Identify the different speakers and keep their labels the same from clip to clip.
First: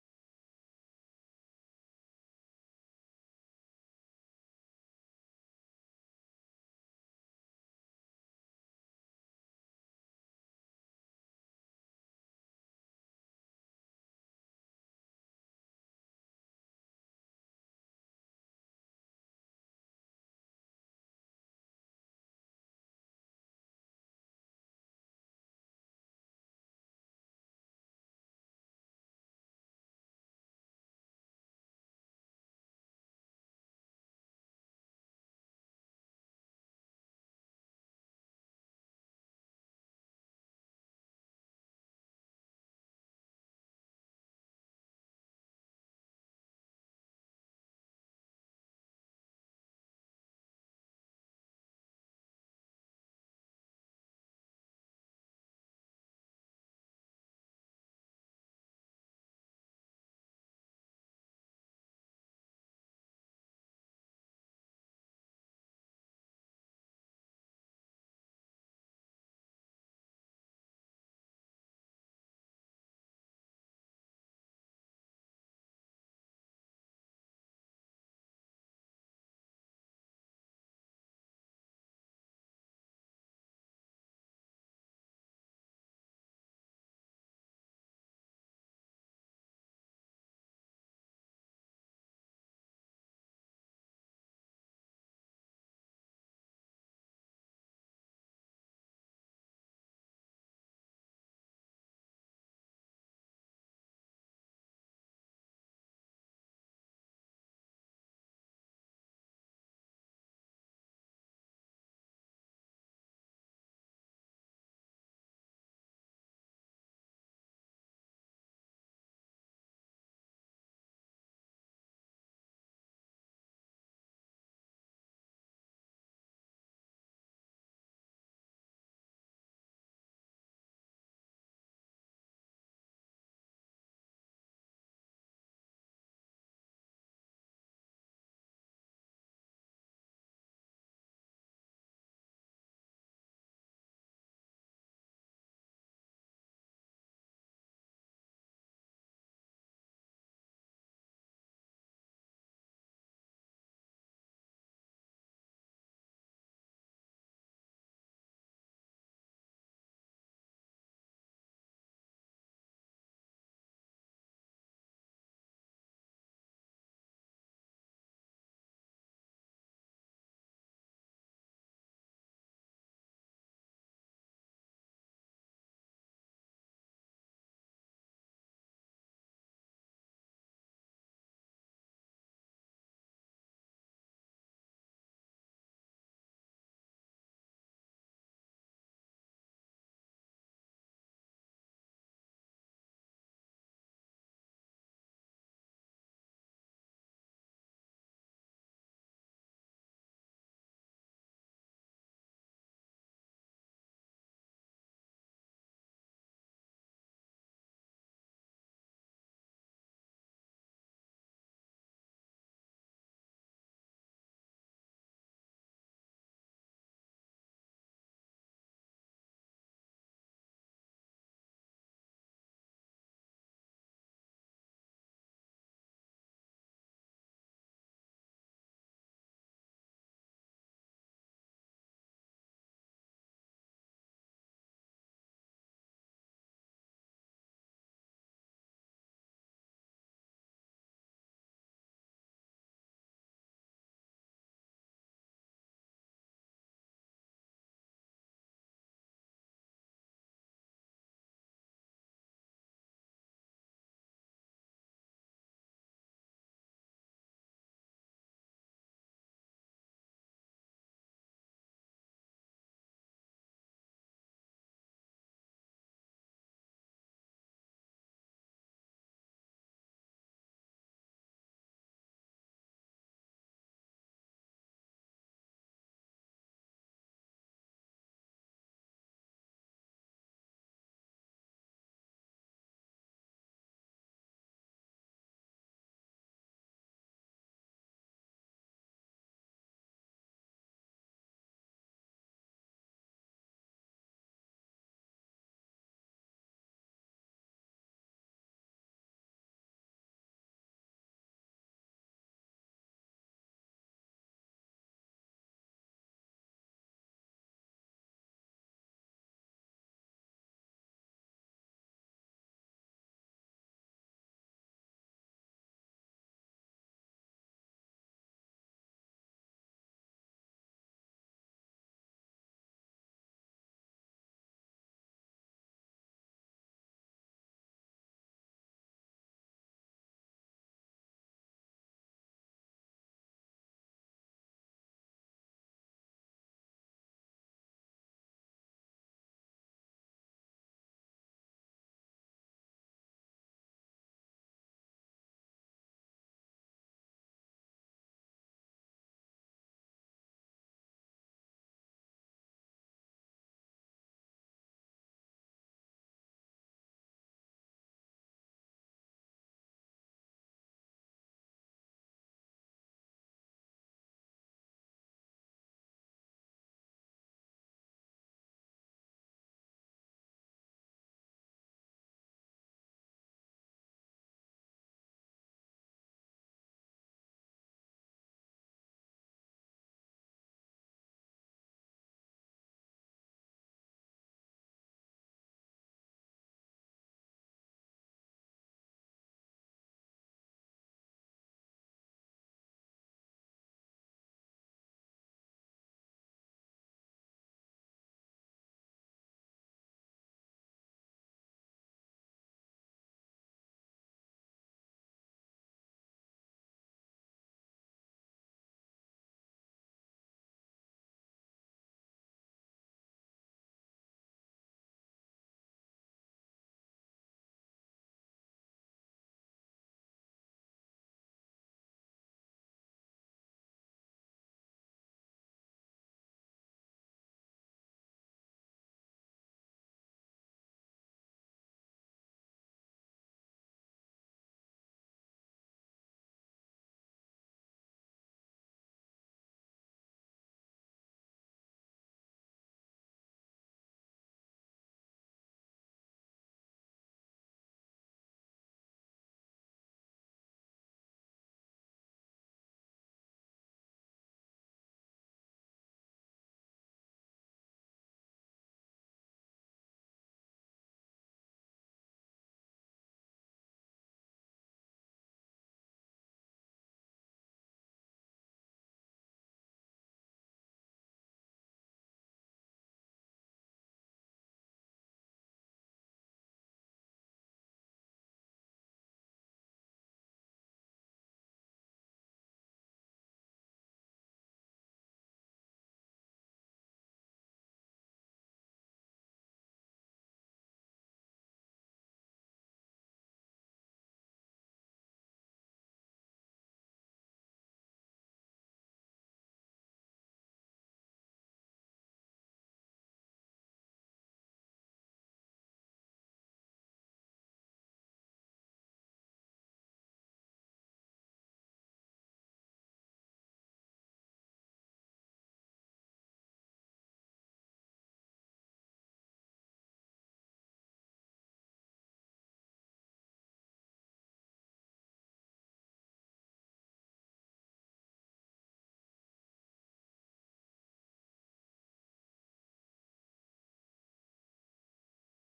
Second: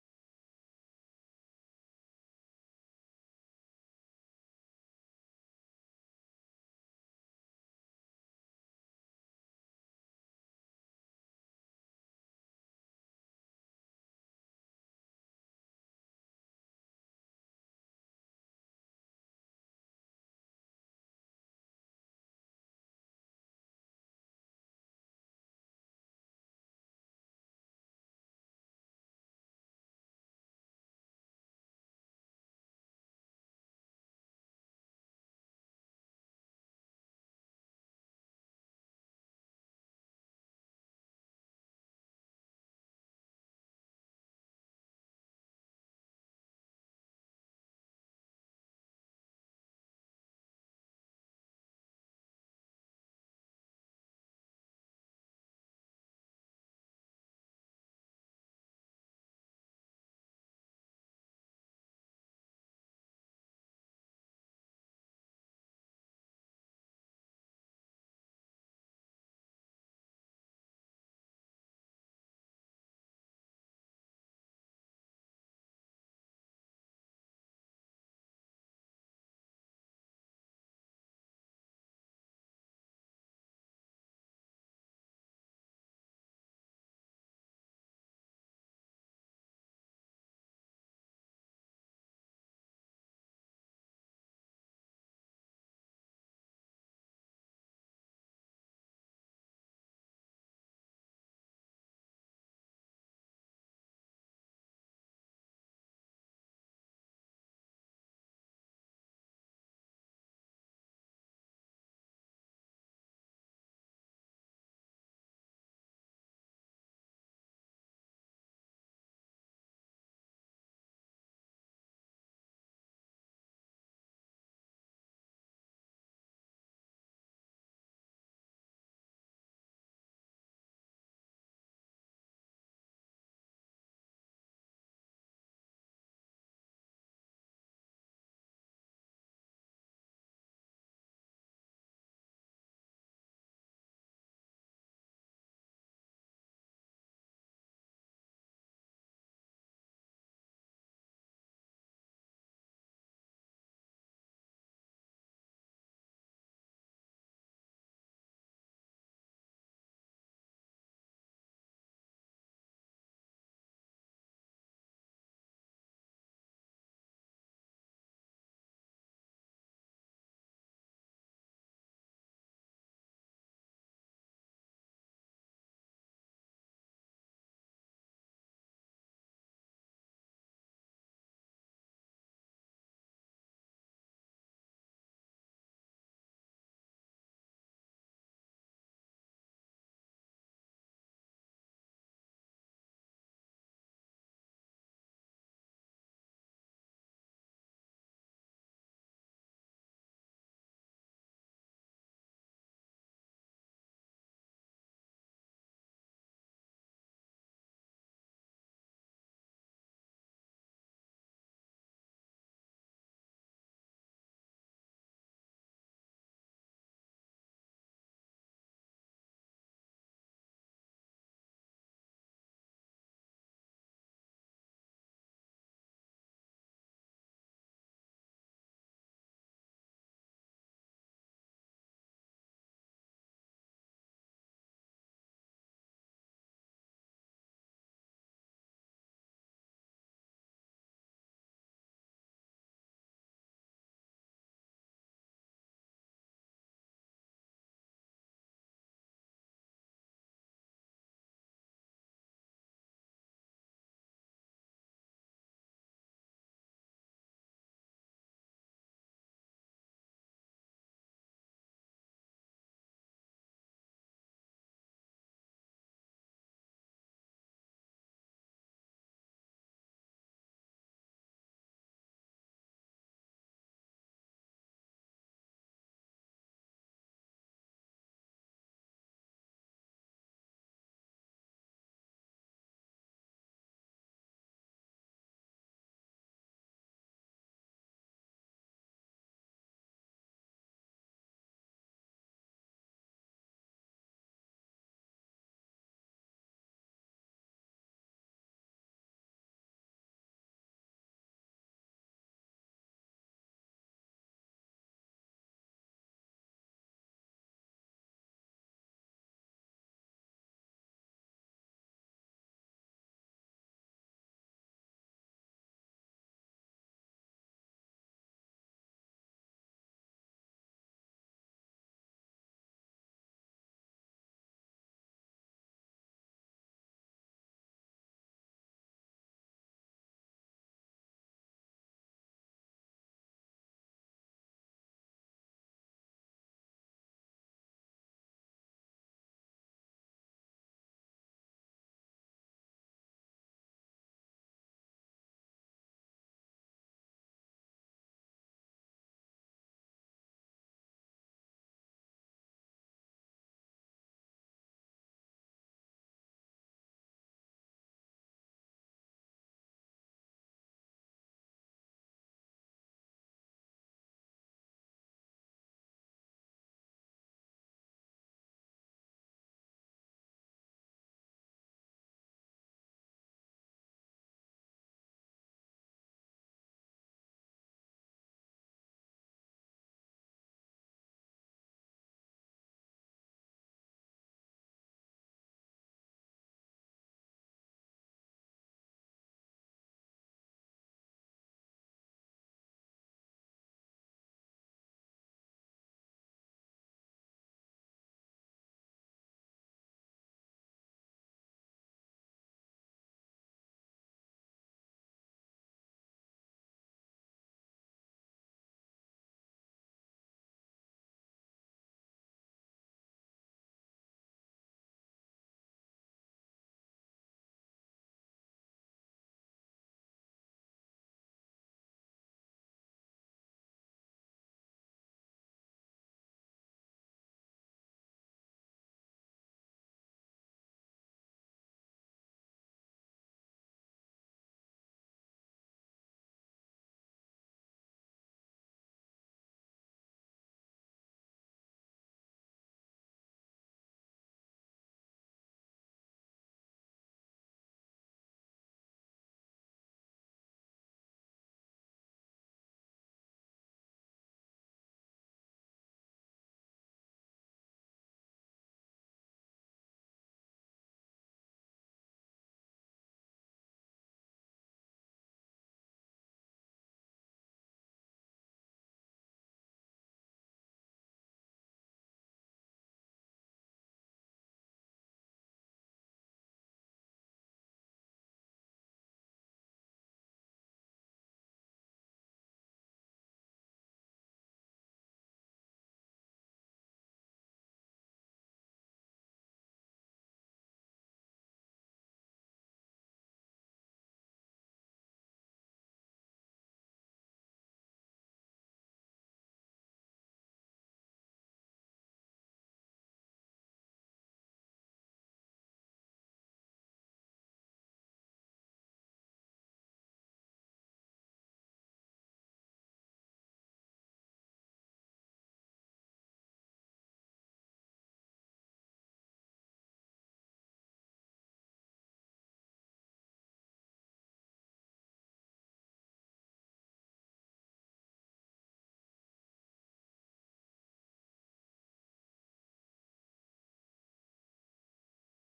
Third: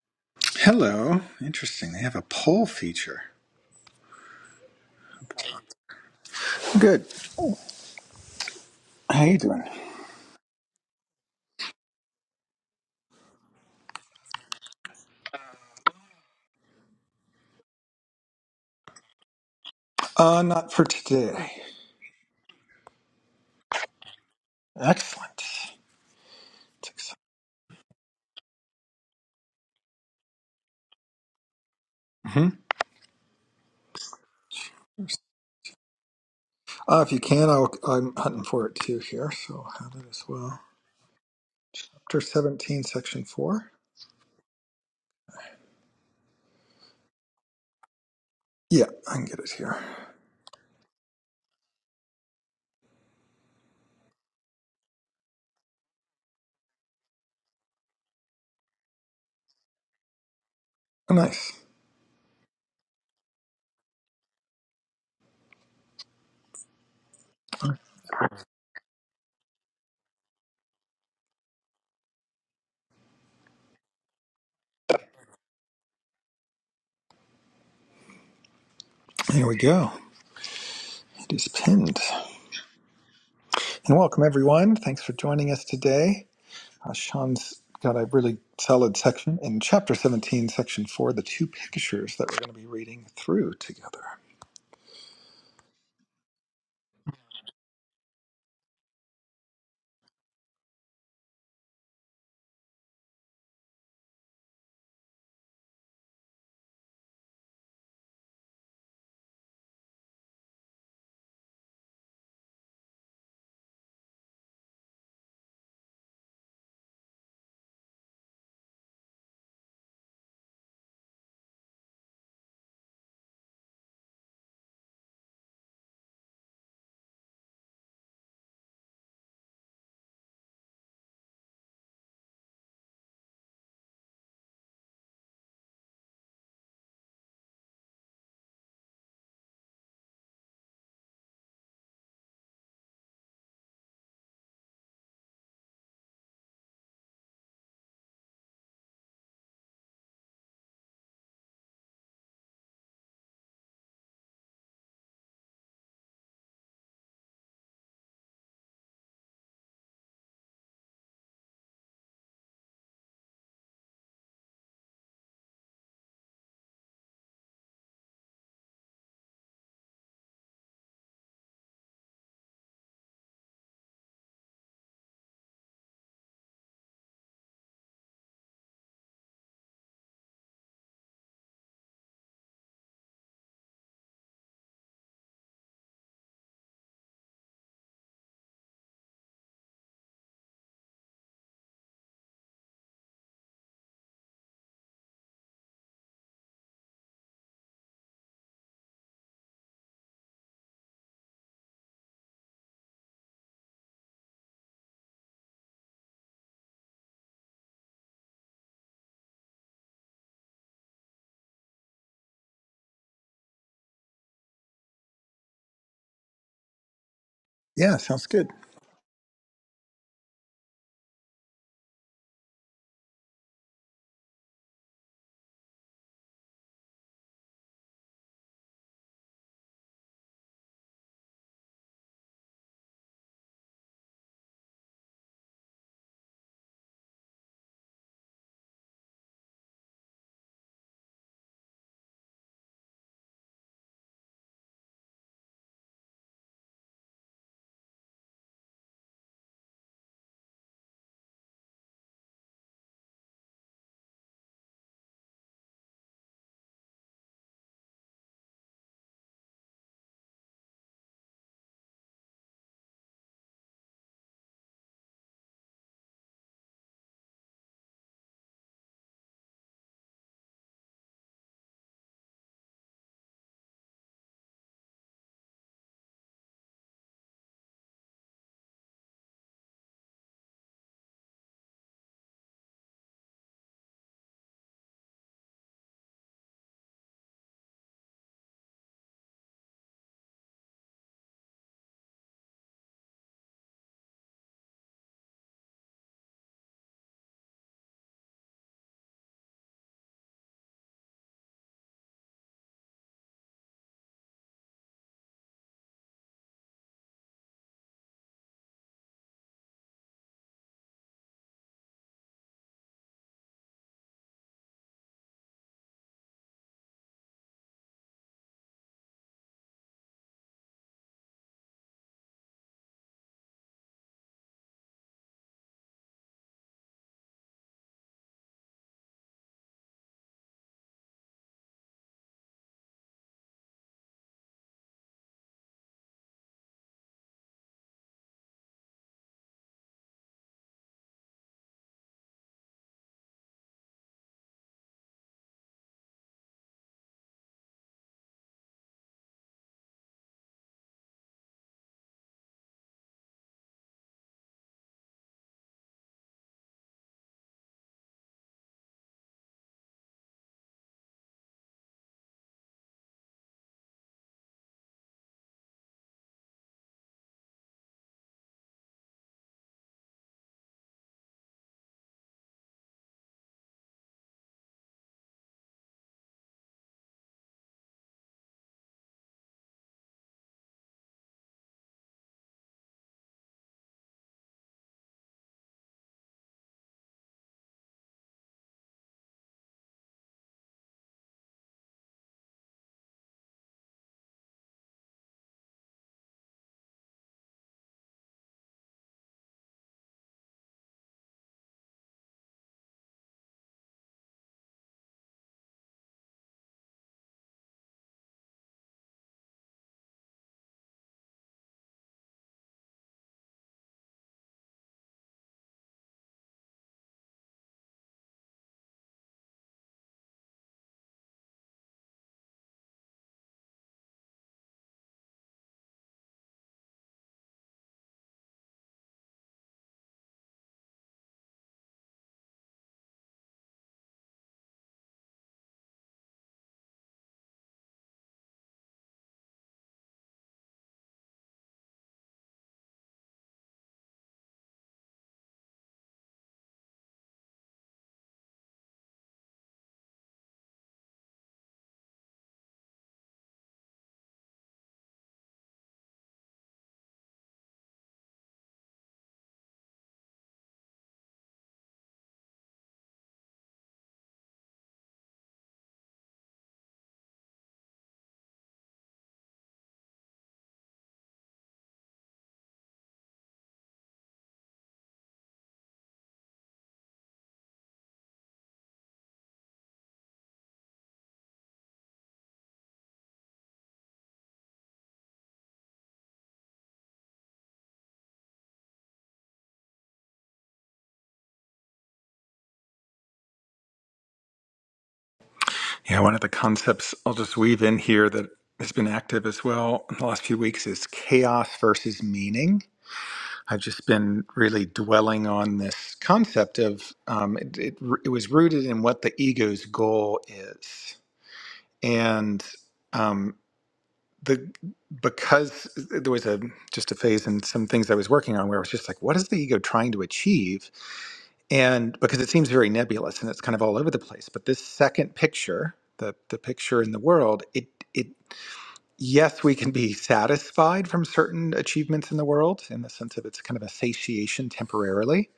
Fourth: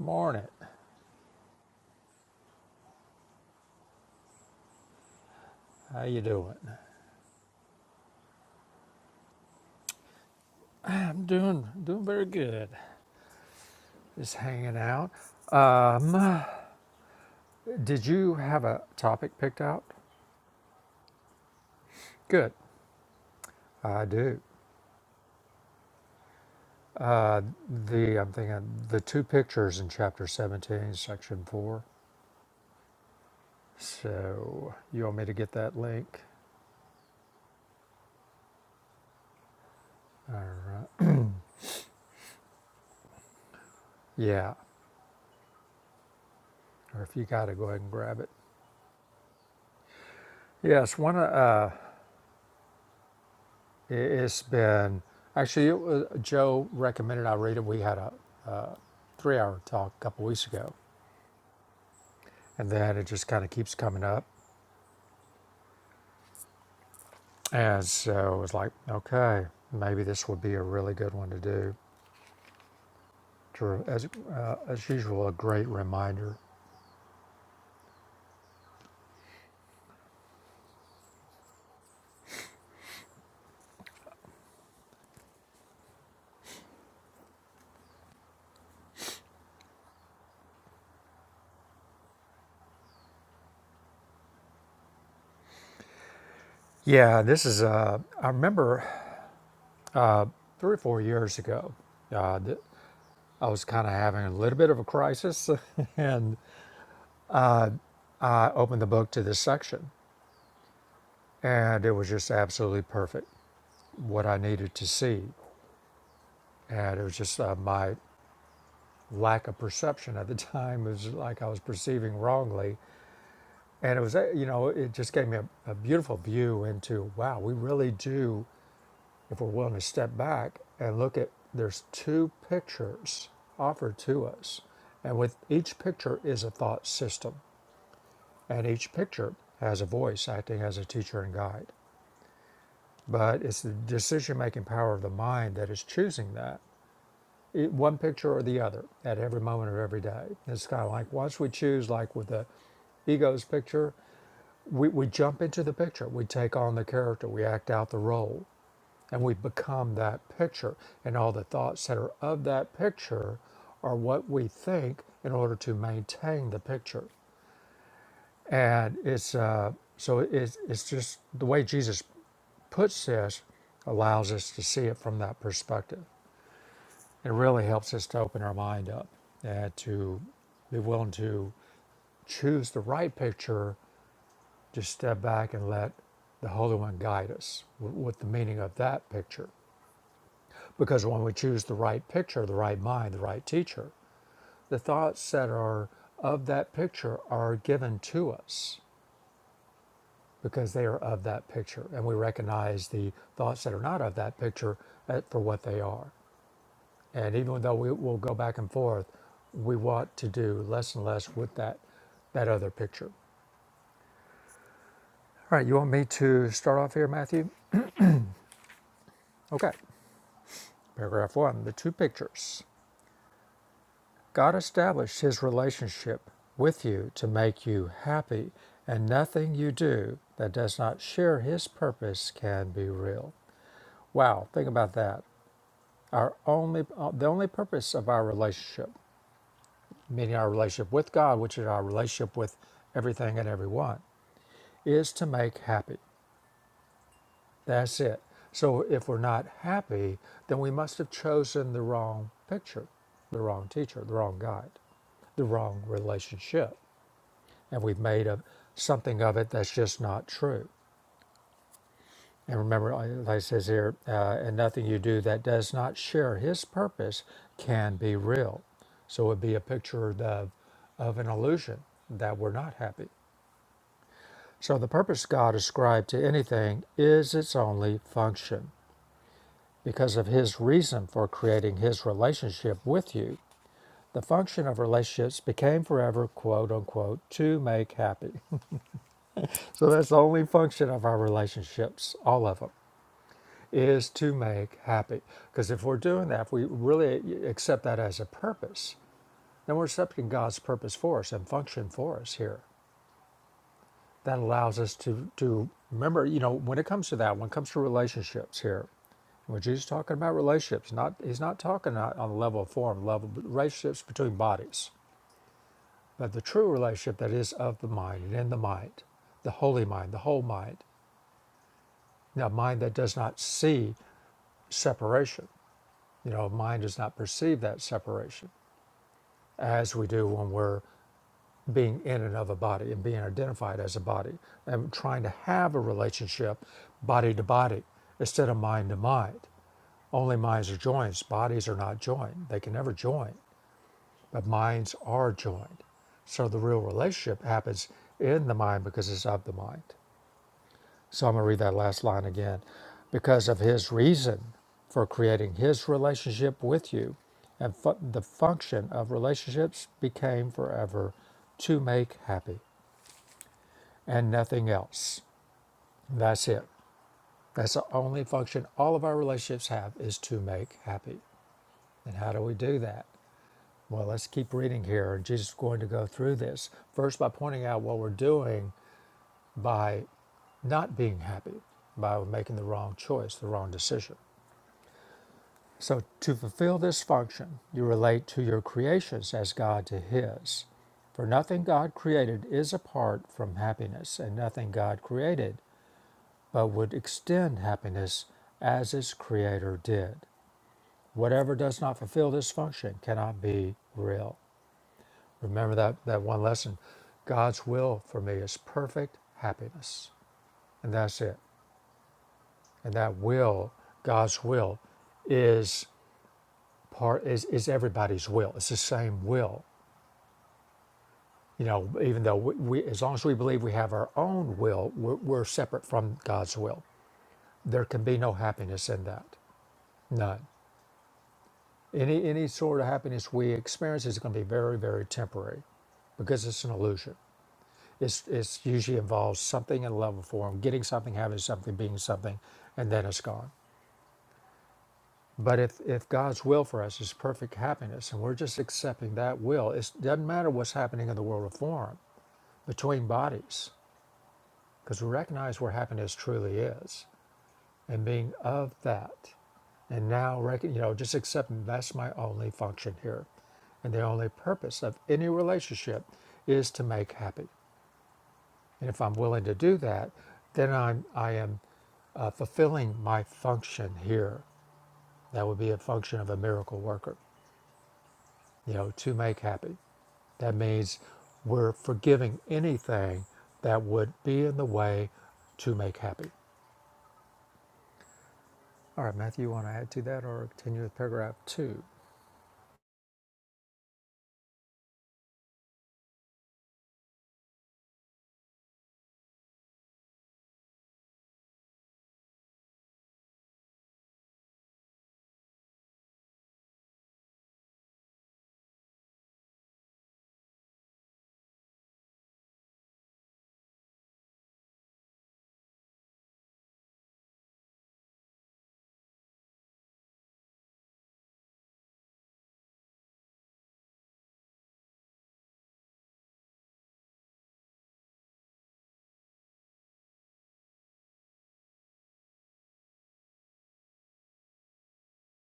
Speaker 1: Morning.
Speaker 2: Hello. Interesting. They have a poll feature.
Speaker 1: How you doing?
Speaker 2: Good. How you doing?
Speaker 1: I'm doing doing very good. Just hanging out. Um, did you have a topic picked out?
Speaker 2: Uh, not for today.
Speaker 1: Good. I do.
Speaker 2: Excellent.
Speaker 1: The I'm thinking the two pictures in chapter 17, section four.
Speaker 2: hmm
Speaker 1: So you want me to get that link?
Speaker 2: Uh, if you can, I'll, I'm hunting for it too here, so I'll have it as
Speaker 1: All
Speaker 2: well.
Speaker 1: right.
Speaker 2: Chapter 17, Section 4.
Speaker 1: Yeah. Or if you got it, go ahead and grab it.
Speaker 2: Yeah, I can get it here.
Speaker 1: Yes. One. Uh, it's been actually it was, Joe recommended I read it. We had a three-hour talk a couple weeks ago
Speaker 2: Oh, nice.
Speaker 1: And then it just kind of keeps coming up. And so it was like, okay, maybe this would be a really good one to do. as, uh, as usual, a great reminder.
Speaker 2: Here we go. It is pinned. And welcome, everyone. Thanks for joining us today. Uh, Sean's got a really solid section in Chapter 17, Section 4, the two pictures that we're going to be reading through together.
Speaker 1: Yeah, this is, uh, I remember three or four years ago, uh, th- I was kind of having a little bit of a crisis. and I opened the book to this section, and it was just absolutely perfect what I needed to see. And it was just uh, my lack of perception at the time It was like I was perceiving wrongly And it was, uh, you know, it just gave me a, a beautiful view into wow, we really do, if we're willing to step back and look at, there's two pictures offered to us. And with each picture is a thought system, and each picture has a voice acting as a teacher and guide. But it's the decision making power of the mind that is choosing that. It, one picture or the other at every moment of every day. It's kind of like once we choose, like with the ego's picture, We, we jump into the picture, we take on the character, we act out the role, and we become that picture. And all the thoughts that are of that picture are what we think in order to maintain the picture. And it's uh, so it's, it's just the way Jesus puts this allows us to see it from that perspective. It really helps us to open our mind up and to be willing to choose the right picture Just step back and let the Holy One guide us with the meaning of that picture. Because when we choose the right picture, the right mind, the right teacher, the thoughts that are of that picture are given to us because they are of that picture. And we recognize the thoughts that are not of that picture uh, for what they are. And even though we will go back and forth, we want to do less and less with that, that other picture. All right, you want me to start off here, Matthew?
Speaker 2: Yeah, sounds good.
Speaker 1: Okay. Paragraph 1 The two pictures. God established his relationship with you to make you happy, and nothing you do that does not share his purpose can be real. Wow, think about that. Our only uh, the only purpose of our relationship, meaning our relationship with God, which is our relationship with everything and everyone, is to make happy. That's it. So if we're not happy, then we must have chosen the wrong picture, the wrong teacher, the wrong guide, the wrong relationship. And we've made a, something of it that's just not true. And remember, I- like it says here, uh, and nothing you do that does not share his purpose can be real. So it would be a picture of, of an illusion that we're not happy. So the purpose God ascribed to anything is its only function because of his reason for creating his relationship with you. The function of relationships became forever, quote unquote, to make happy. So that's the only function of our relationships, all of them, is to make happy. Because if we're doing that, if we really accept that as a purpose, then we're accepting God's purpose for us and function for us here. That allows us to, to remember, you know, when it comes to that, when it comes to relationships here, we Jesus just talking about relationships. Not he's not talking about on the level of form, level but relationships between bodies, but the true relationship that is of the mind and in the mind, the holy mind, the whole mind, a mind that does not see separation. You know, mind does not perceive that separation as we do when we're being in and of a body and being identified as a body and trying to have a relationship body to body instead of mind to mind. Only minds are joined. Bodies are not joined. They can never join. but minds are joined. So the real relationship happens in the mind because it's of the mind. So I'm going to read that last line again. Because of his reason for creating his relationship with you, and fu- the function of relationships became forever to make happy and nothing else. That's it. That's the only function all of our relationships have is to make happy. And how do we do that? Well, let's keep reading here. Jesus is going to go through this first by pointing out what we're doing by not being happy, by making the wrong choice, the wrong decision. So, to fulfill this function, you relate to your creations as God to His. For nothing God created is apart from happiness, and nothing God created but would extend happiness as its creator did. Whatever does not fulfill this function cannot be real. Remember that, that one lesson. God's will for me is perfect happiness. And that's it. And that will, God's will, is part is, is everybody's will. It's the same will. You know, even though we, we as long as we believe we have our own will, we're, we're separate from God's will. There can be no happiness in that. None. Any any sort of happiness we experience is going to be very, very temporary because it's an illusion. It's, it's usually involves something in level form, getting something, having something, being something, and then it's gone. But if, if God's will for us is perfect happiness and we're just accepting that will, it doesn't matter what's happening in the world of form between bodies, because we recognize where happiness truly is and being of that. And now, rec- you know, just accepting that's my only function here. And the only purpose of any relationship is to make happy. And if I'm willing to do that, then I'm, I am uh, fulfilling my function here. That would be a function of a miracle worker, you know, to make happy. That means we're forgiving anything that would be in the way to make happy. All right, Matthew, you want to add to that or continue with paragraph two?
Speaker 2: Yeah, one of the concepts I'll just weave in here that has been active as well in the last few weeks is chaos versus meaning. I've just been really dwelling on this concept of um, it, it, it was rooted in what the ego's goal is, and um, the because there was a just a phase in some things I was working on where I was just like, what is the ego trying to achieve? and because it seems very nebulous and it's kind of all over the place but this second picture the the picture in the world it it yes we can be satisfied from certain achievements in the world in the sense of it's kind of a satiation temporarily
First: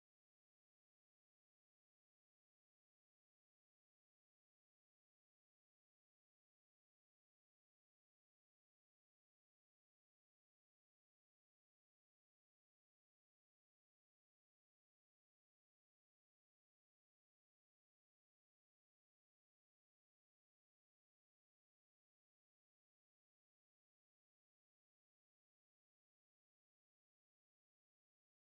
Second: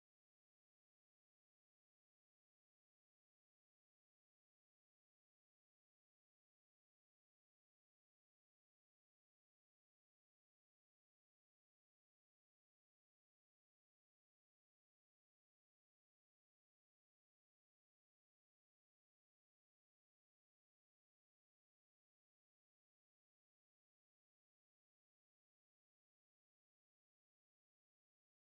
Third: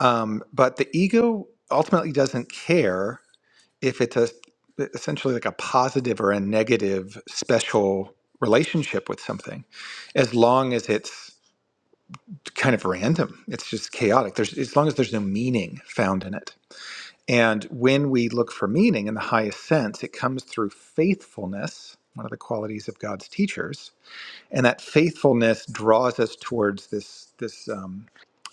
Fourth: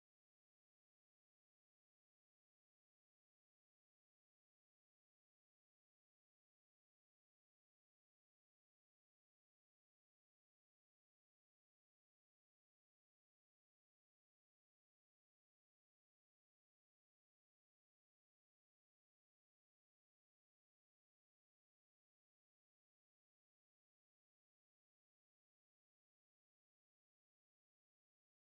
Speaker 2: um, but the ego ultimately doesn't care if it's a essentially like a positive or a negative special relationship with something as long as it's kind of random it's just chaotic there's as long as there's no meaning found in it and when we look for meaning in the highest sense, it comes through faithfulness, one of the qualities of God's teachers. And that faithfulness draws us towards this, this um,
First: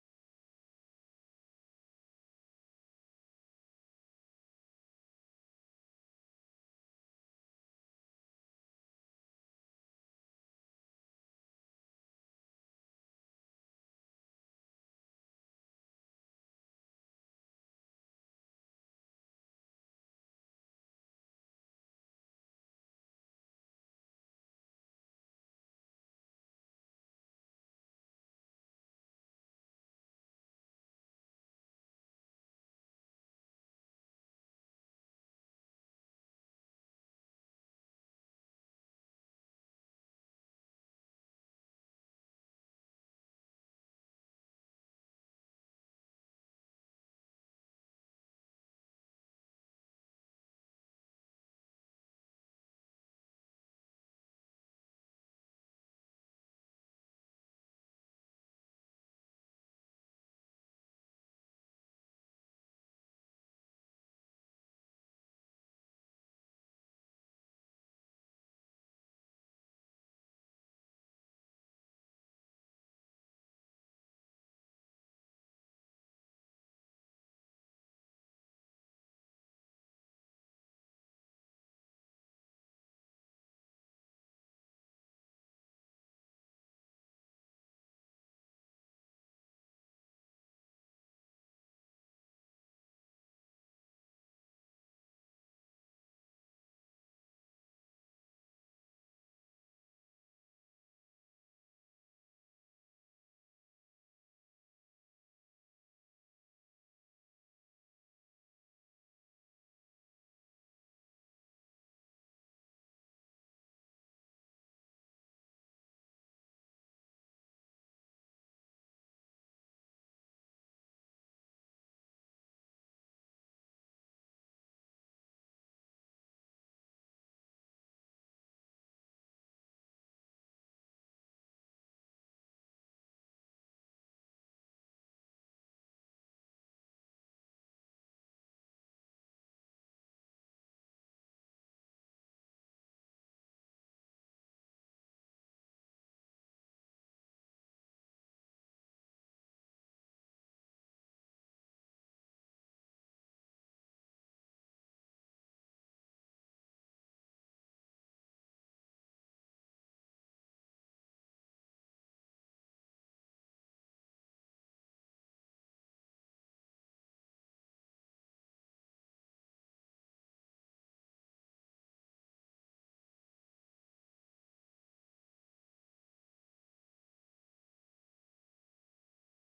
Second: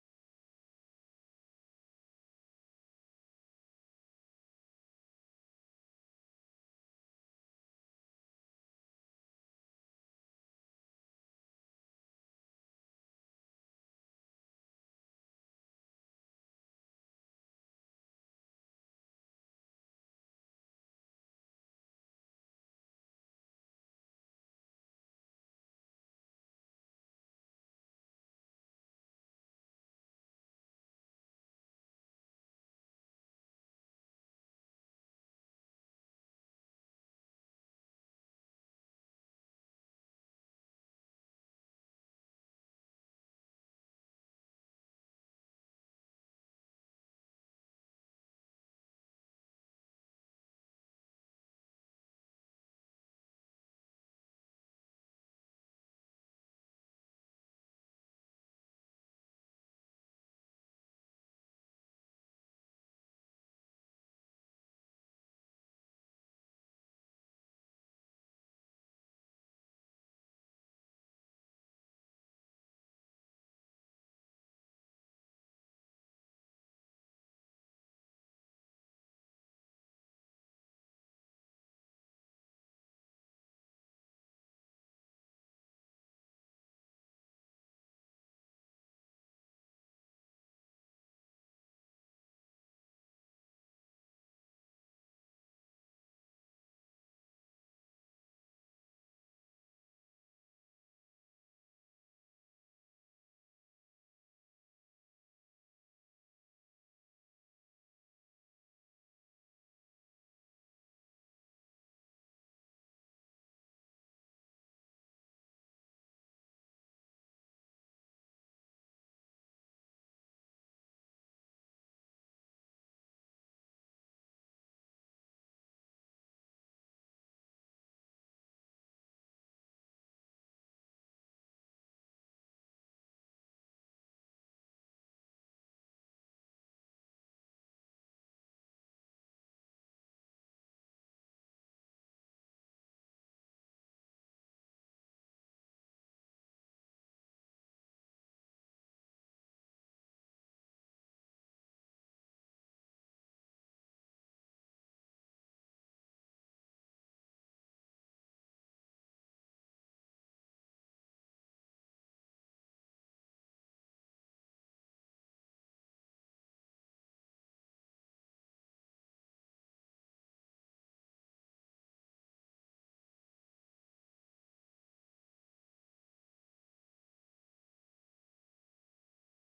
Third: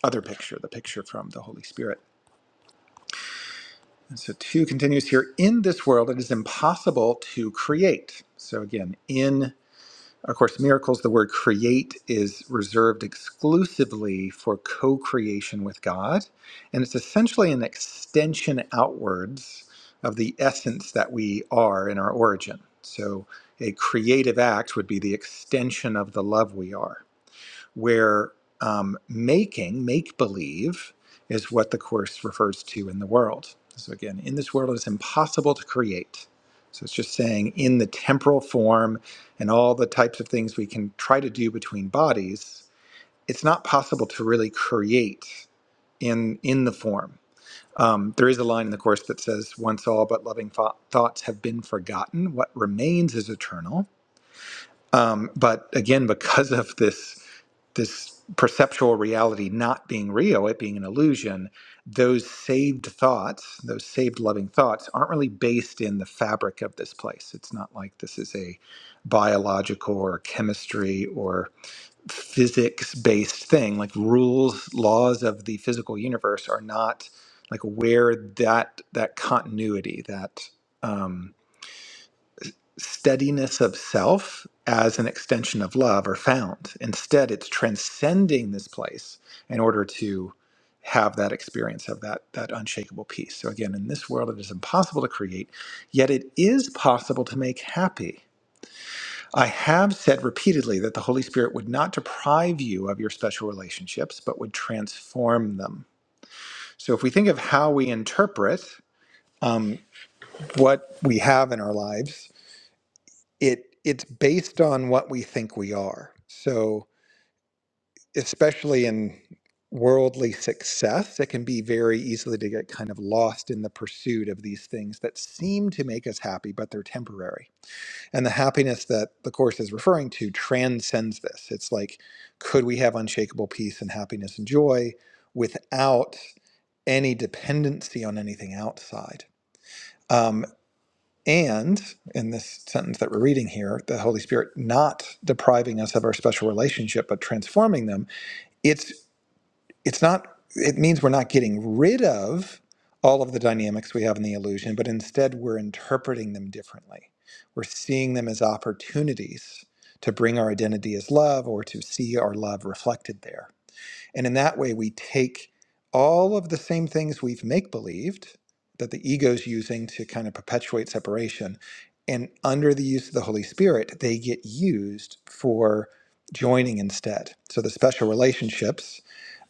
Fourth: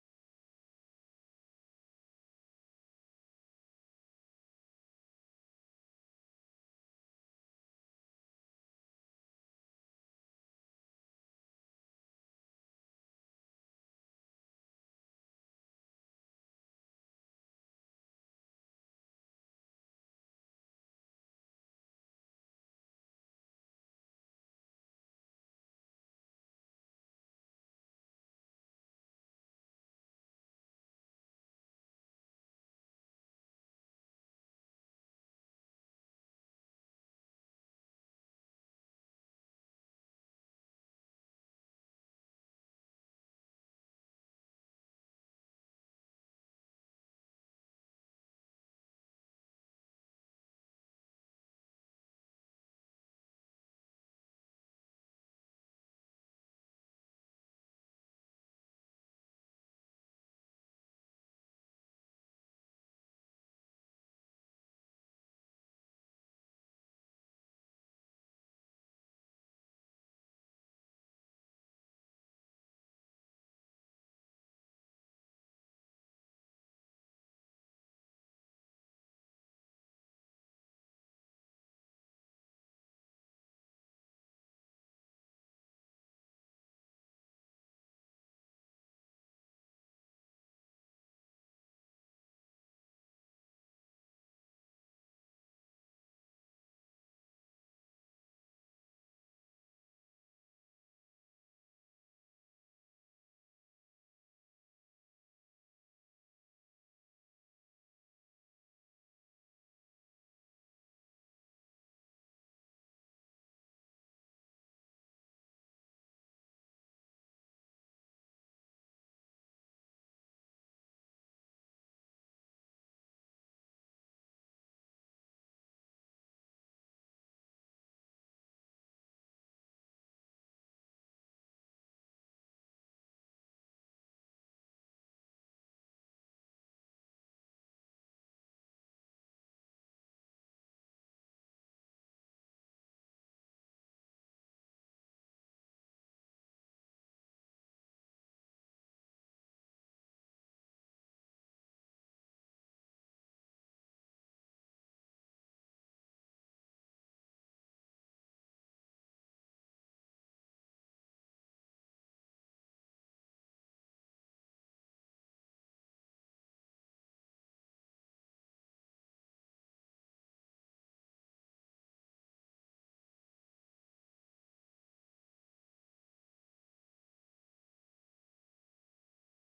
Speaker 2: other picture, the picture from the Holy Spirit. And so, two continues here in this world, it is impossible to create. So, again, in of course, miracles, the word create is reserved exclusively for co creation with God. And it's essentially an extension outwards of the essence that we are in our origin. So a creative act would be the extension of the love we are where um, making, make believe, is what the Course refers to in the world. So, again, in this world, it's impossible to create. So, it's just saying in the temporal form and all the types of things we can try to do between bodies, it's not possible to really create in, in the form. Um, there is a line in the Course that says, Once all but loving thou- thoughts have been forgotten, what remains is eternal. Um, but again, because of this this perceptual reality not being real, it being an illusion, those saved thoughts, those saved loving thoughts, aren't really based in the fabric of this place. It's not like this is a biological or chemistry or physics based thing. Like rules, laws of the physical universe are not like where that that continuity, that um, steadiness of self as an extension of love are found. Instead, it's transcending this place in order to have that experience of that that unshakable peace. So again, in this world it is impossible to create, yet it is possible to make happy. I have said repeatedly that the Holy Spirit would not deprive you of your special relationships, but would transform them. So if we think of how we interpret um, what we have in our lives, it it's based on what we think we are. So especially in worldly success, it can be very easily to get kind of lost in the pursuit of these things that seem to make us happy, but they're temporary. And the happiness that the course is referring to transcends this. It's like, could we have unshakable peace and happiness and joy without any dependency on anything outside? Um, and in this sentence that we're reading here, the Holy Spirit not depriving us of our special relationship but transforming them, it's it's not it means we're not getting rid of all of the dynamics we have in the illusion, but instead we're interpreting them differently. We're seeing them as opportunities to bring our identity as love or to see our love reflected there. And in that way, we take all of the same things we've make believed that the ego's using to kind of perpetuate separation. And under the use of the Holy Spirit, they get used for joining instead. So the special relationships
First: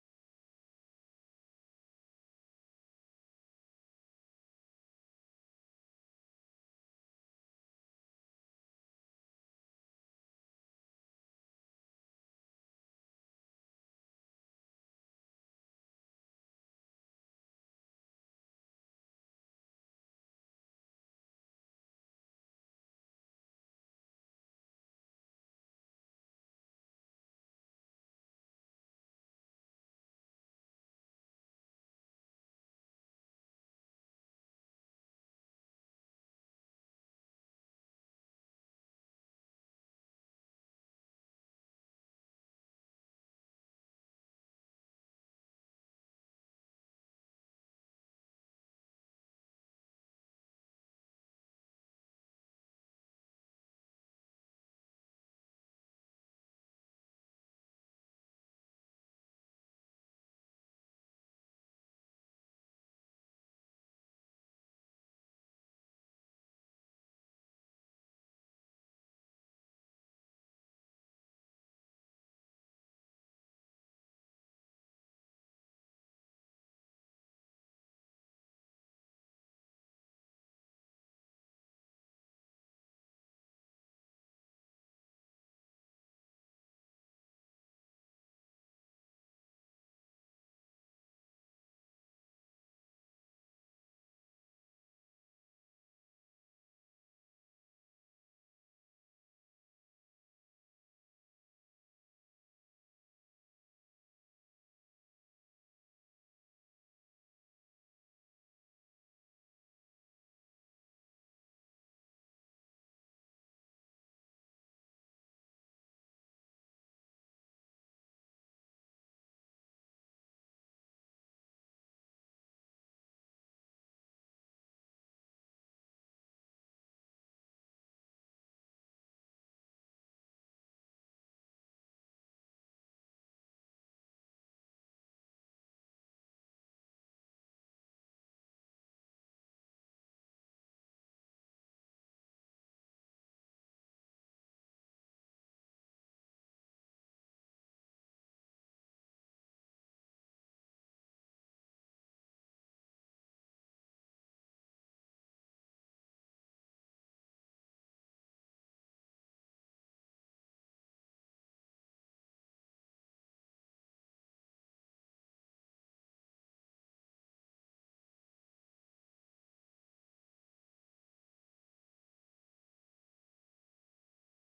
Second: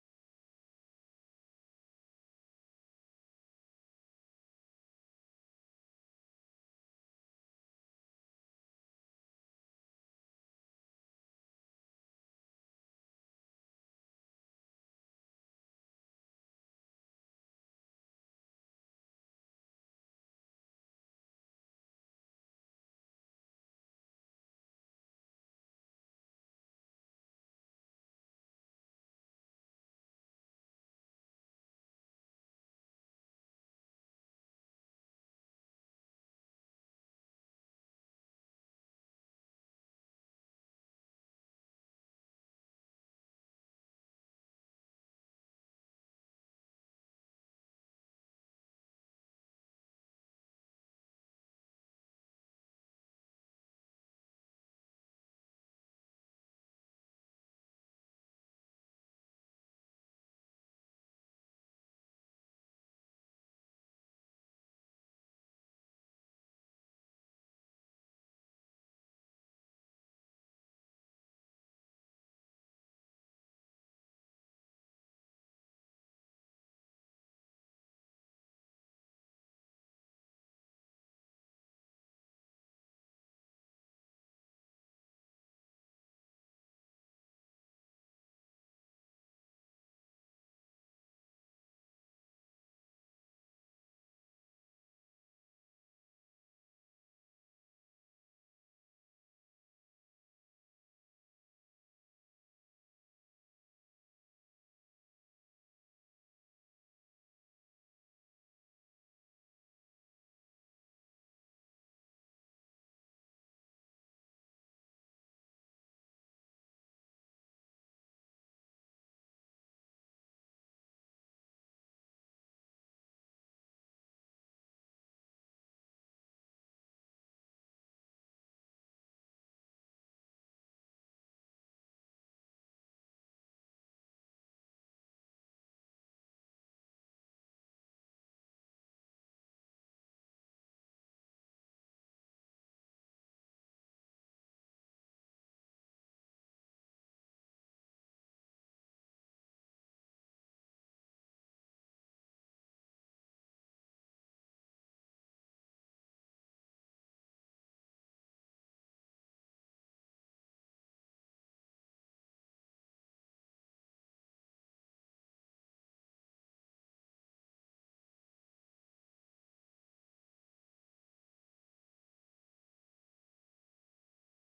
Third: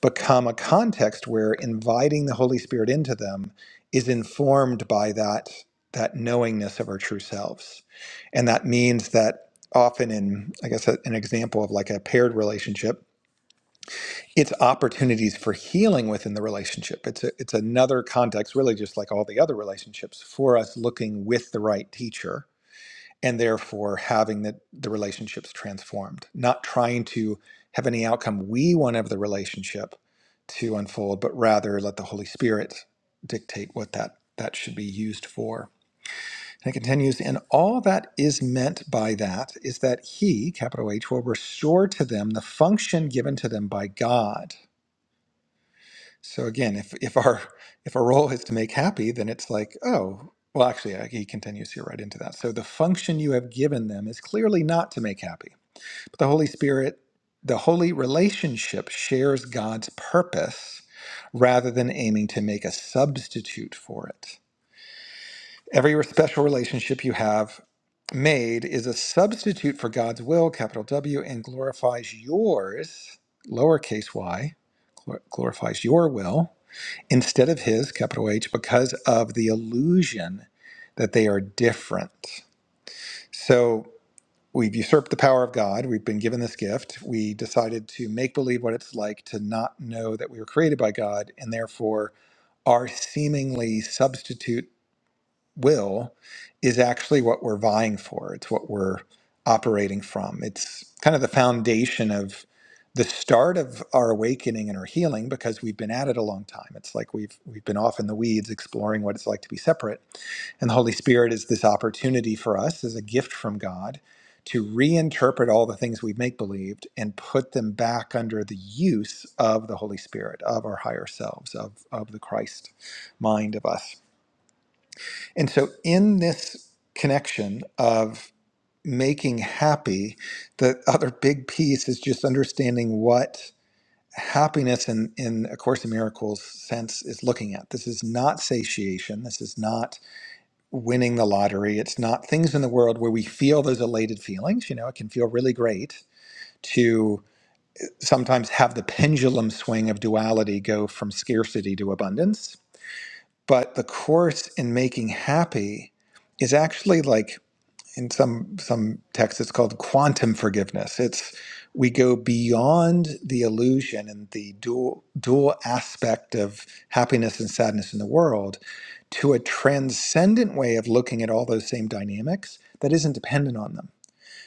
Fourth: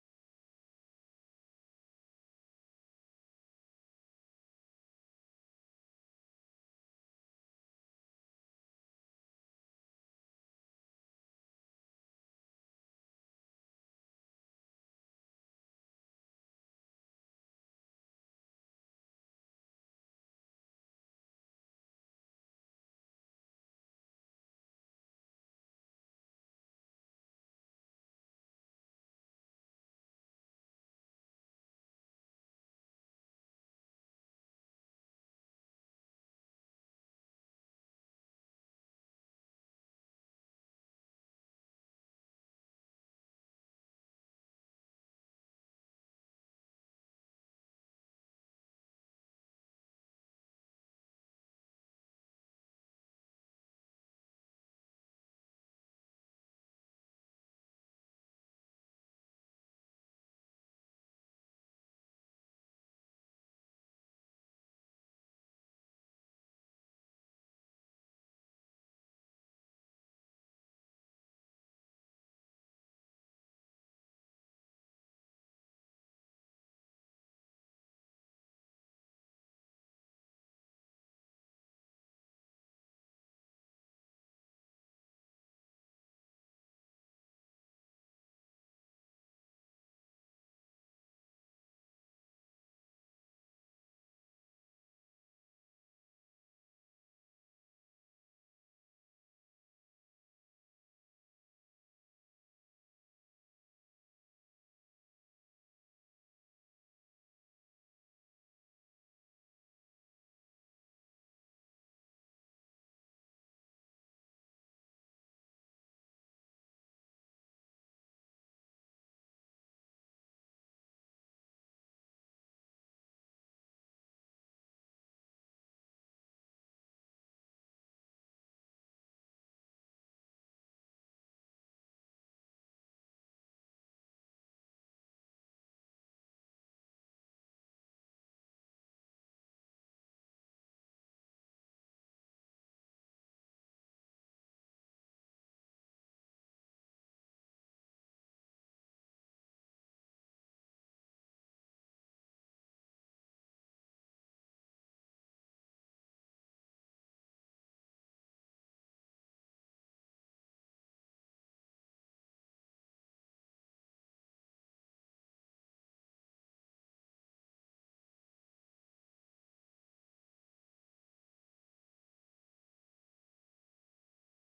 Speaker 2: become a context where inviting the Holy Spirit into them is informed by that, that knowingness of our true selves. And that means that often in, I guess, a- an example of like a paired relationship, it's opportunities for healing within the relationship. It's a, it's another context, really, just like all the other relationships, for us looking with the right teacher and therefore having the, the relationships transformed, not trying to have any outcome we want of the relationship to unfold, but rather let the Holy Spirit dictate what that that should be used for. And it continues, and all that is meant by that is that he, capital H, will restore to them the function given to them by God so again, if if our if our role is to make happy, then it's like, oh, well, actually, uh, he continues here right into that. So the function you have given them is clearly not to make happy. But the Holy Spirit, the holy relationship shares God's purpose rather than aiming to make a substitute for it. Every special relationship you have made is a substitute for God's will, capital W, and glorifies yours, lowercase y, glor- glorifies your will instead of his, capital H, because of the illusion that they are different. So we've usurped the power of God. We've been given this gift. We decided to make believe what it's like to not know that we were created by God and therefore our seemingly substitute will is actually what we're vying for. It's what we're operating from. It's kind of the foundation of the start of our awakening and our healing because we've been at it a long time. It's like we've we've been off in the weeds exploring what it's like to be separate. And the Holy Spirit is this opportunity for us as a gift from God to reinterpret all the things we've make believed and put them back under the use of the Holy Spirit, of our higher selves, of, of the Christ mind of us. And so, in this connection of making happy, the other big piece is just understanding what happiness in, in A Course in Miracles sense is looking at. This is not satiation. This is not winning the lottery. It's not things in the world where we feel those elated feelings. You know, it can feel really great to sometimes have the pendulum swing of duality go from scarcity to abundance. But the Course in making happy is actually like in some some texts it's called quantum forgiveness it's we go beyond the illusion and the dual dual aspect of happiness and sadness in the world to a transcendent way of looking at all those same dynamics that isn't dependent on them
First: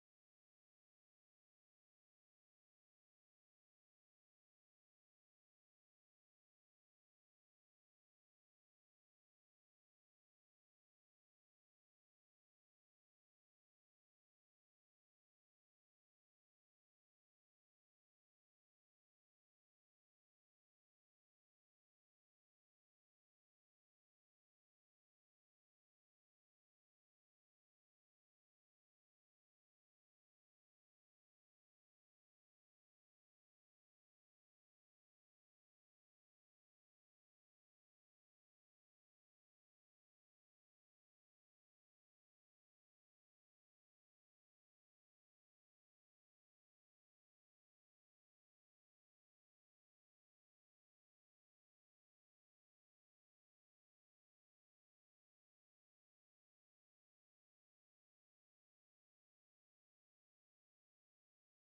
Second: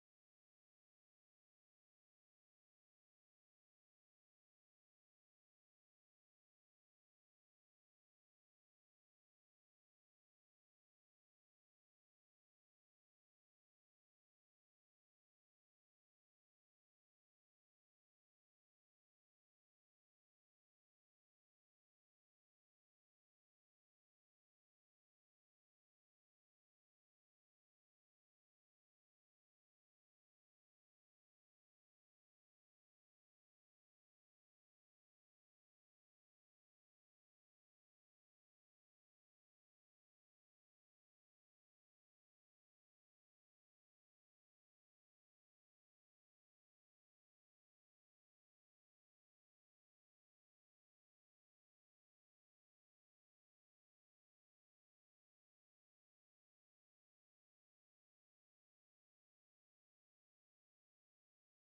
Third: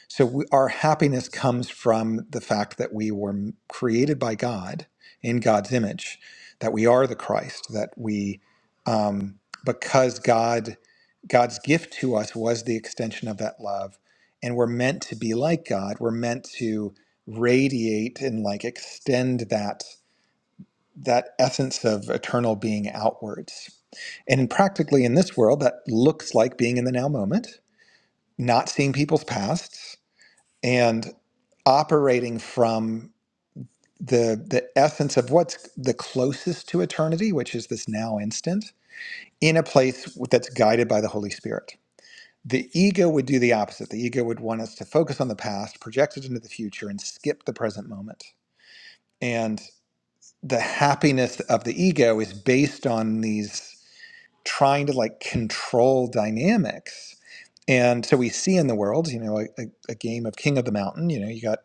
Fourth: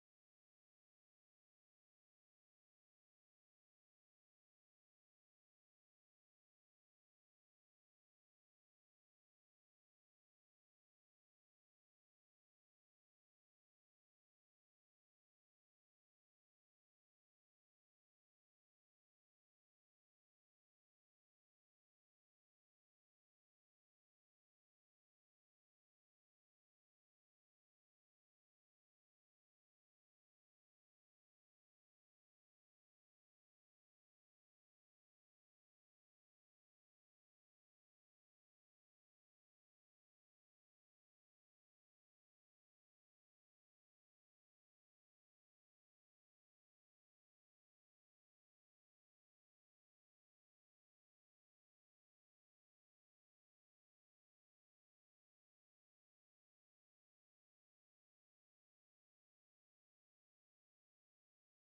Speaker 2: so we, our happiness comes from the fact that we were created by God in God's image, that we are the Christ, that we, um, because God, God's gift to us was the extension of that love, and we're meant to be like God. We're meant to radiate and like extend that that essence of eternal being outwards. And practically in this world, that looks like being in the now moment, not seeing people's past, and operating from the the essence of what's the closest to eternity, which is this now instant, in a place that's guided by the Holy Spirit. The ego would do the opposite. The ego would want us to focus on the past, project it into the future, and skip the present moment. And the happiness of the ego is based on these. trying to like control dynamics. And so we see in the world, you know, like, a, a, game of King of the Mountain, you know, you got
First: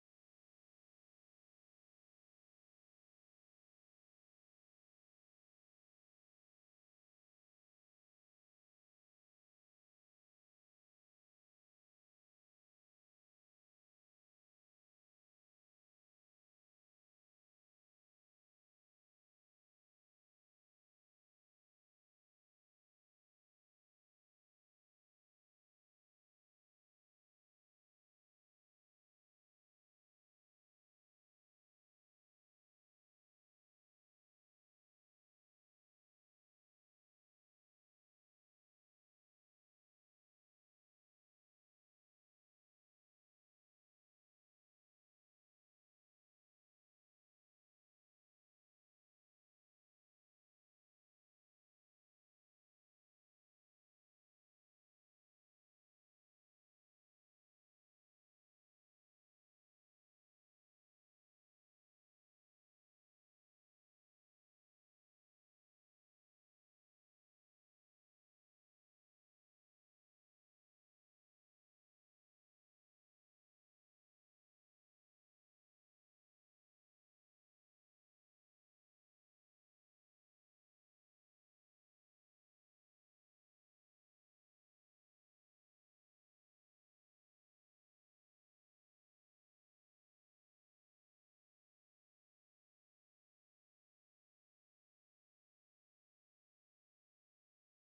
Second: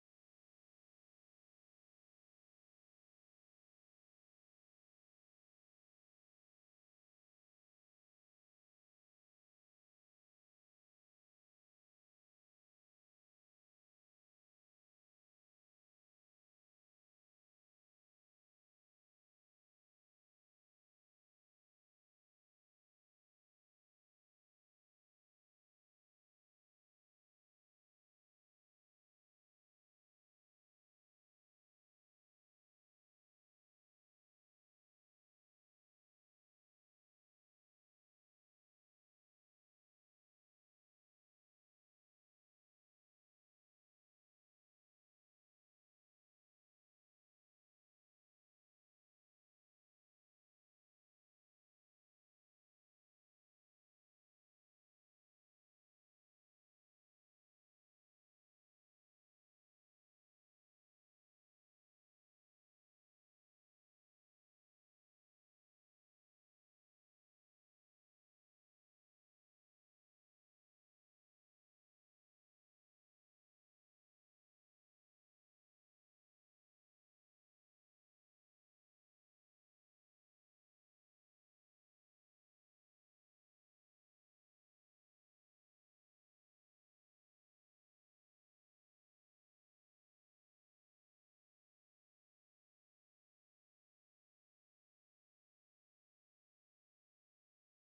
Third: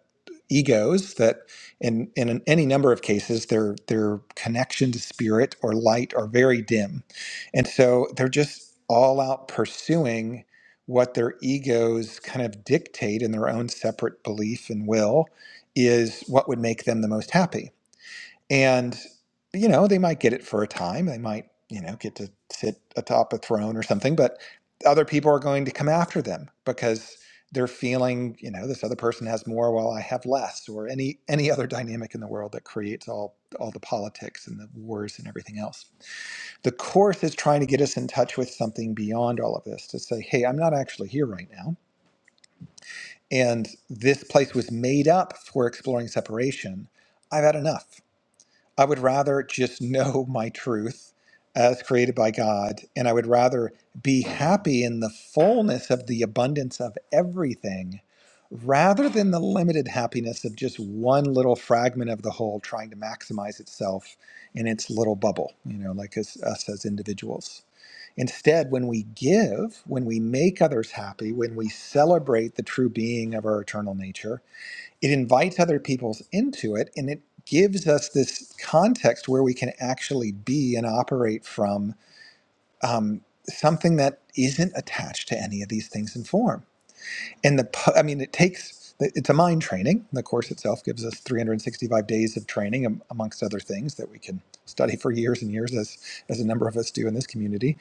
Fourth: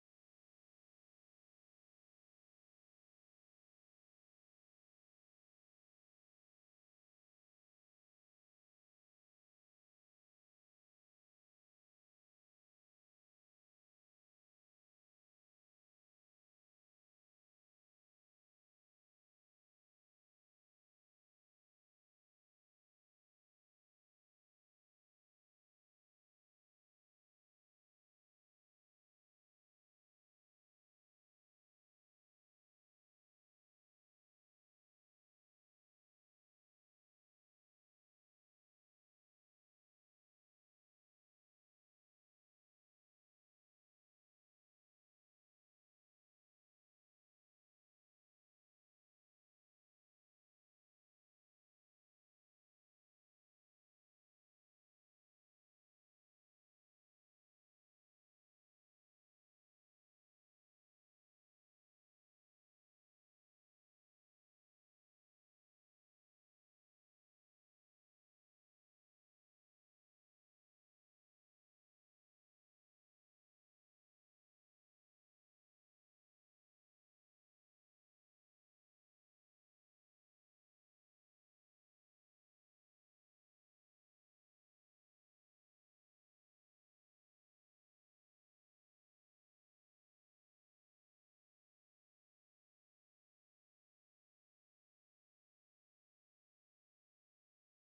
Speaker 2: egos that in, in any number of cases their their connection to spirit or light are very dim. And so they're just all out pursuing what their egos kind of dictate in their own separate belief and will is what would make them the most happy and you know they might get it for a time they might you know get to sit atop a throne or something but other people are going to come after them because they're feeling you know this other person has more while i have less or any any other dynamic in the world that creates all all the politics and the wars and everything else the course is trying to get us in touch with something beyond all of this to say hey i'm not actually here right now and this place was made up for exploring separation i've had enough I would rather just know my truth as created by God, and I would rather be happy in the fullness of the abundance of everything rather than the limited happiness of just one little fragment of the whole trying to maximize itself in its little bubble, you know, like as, us as individuals. Instead, when we give, when we make others happy, when we celebrate the true being of our eternal nature, it invites other people into it and it gives us this context where we can actually be and operate from um, something that isn't attached to any of these things in form and the pu- i mean it takes it's a mind training the course itself gives us 365 days of training am- amongst other things that we can study for years and years as as a number of us do in this community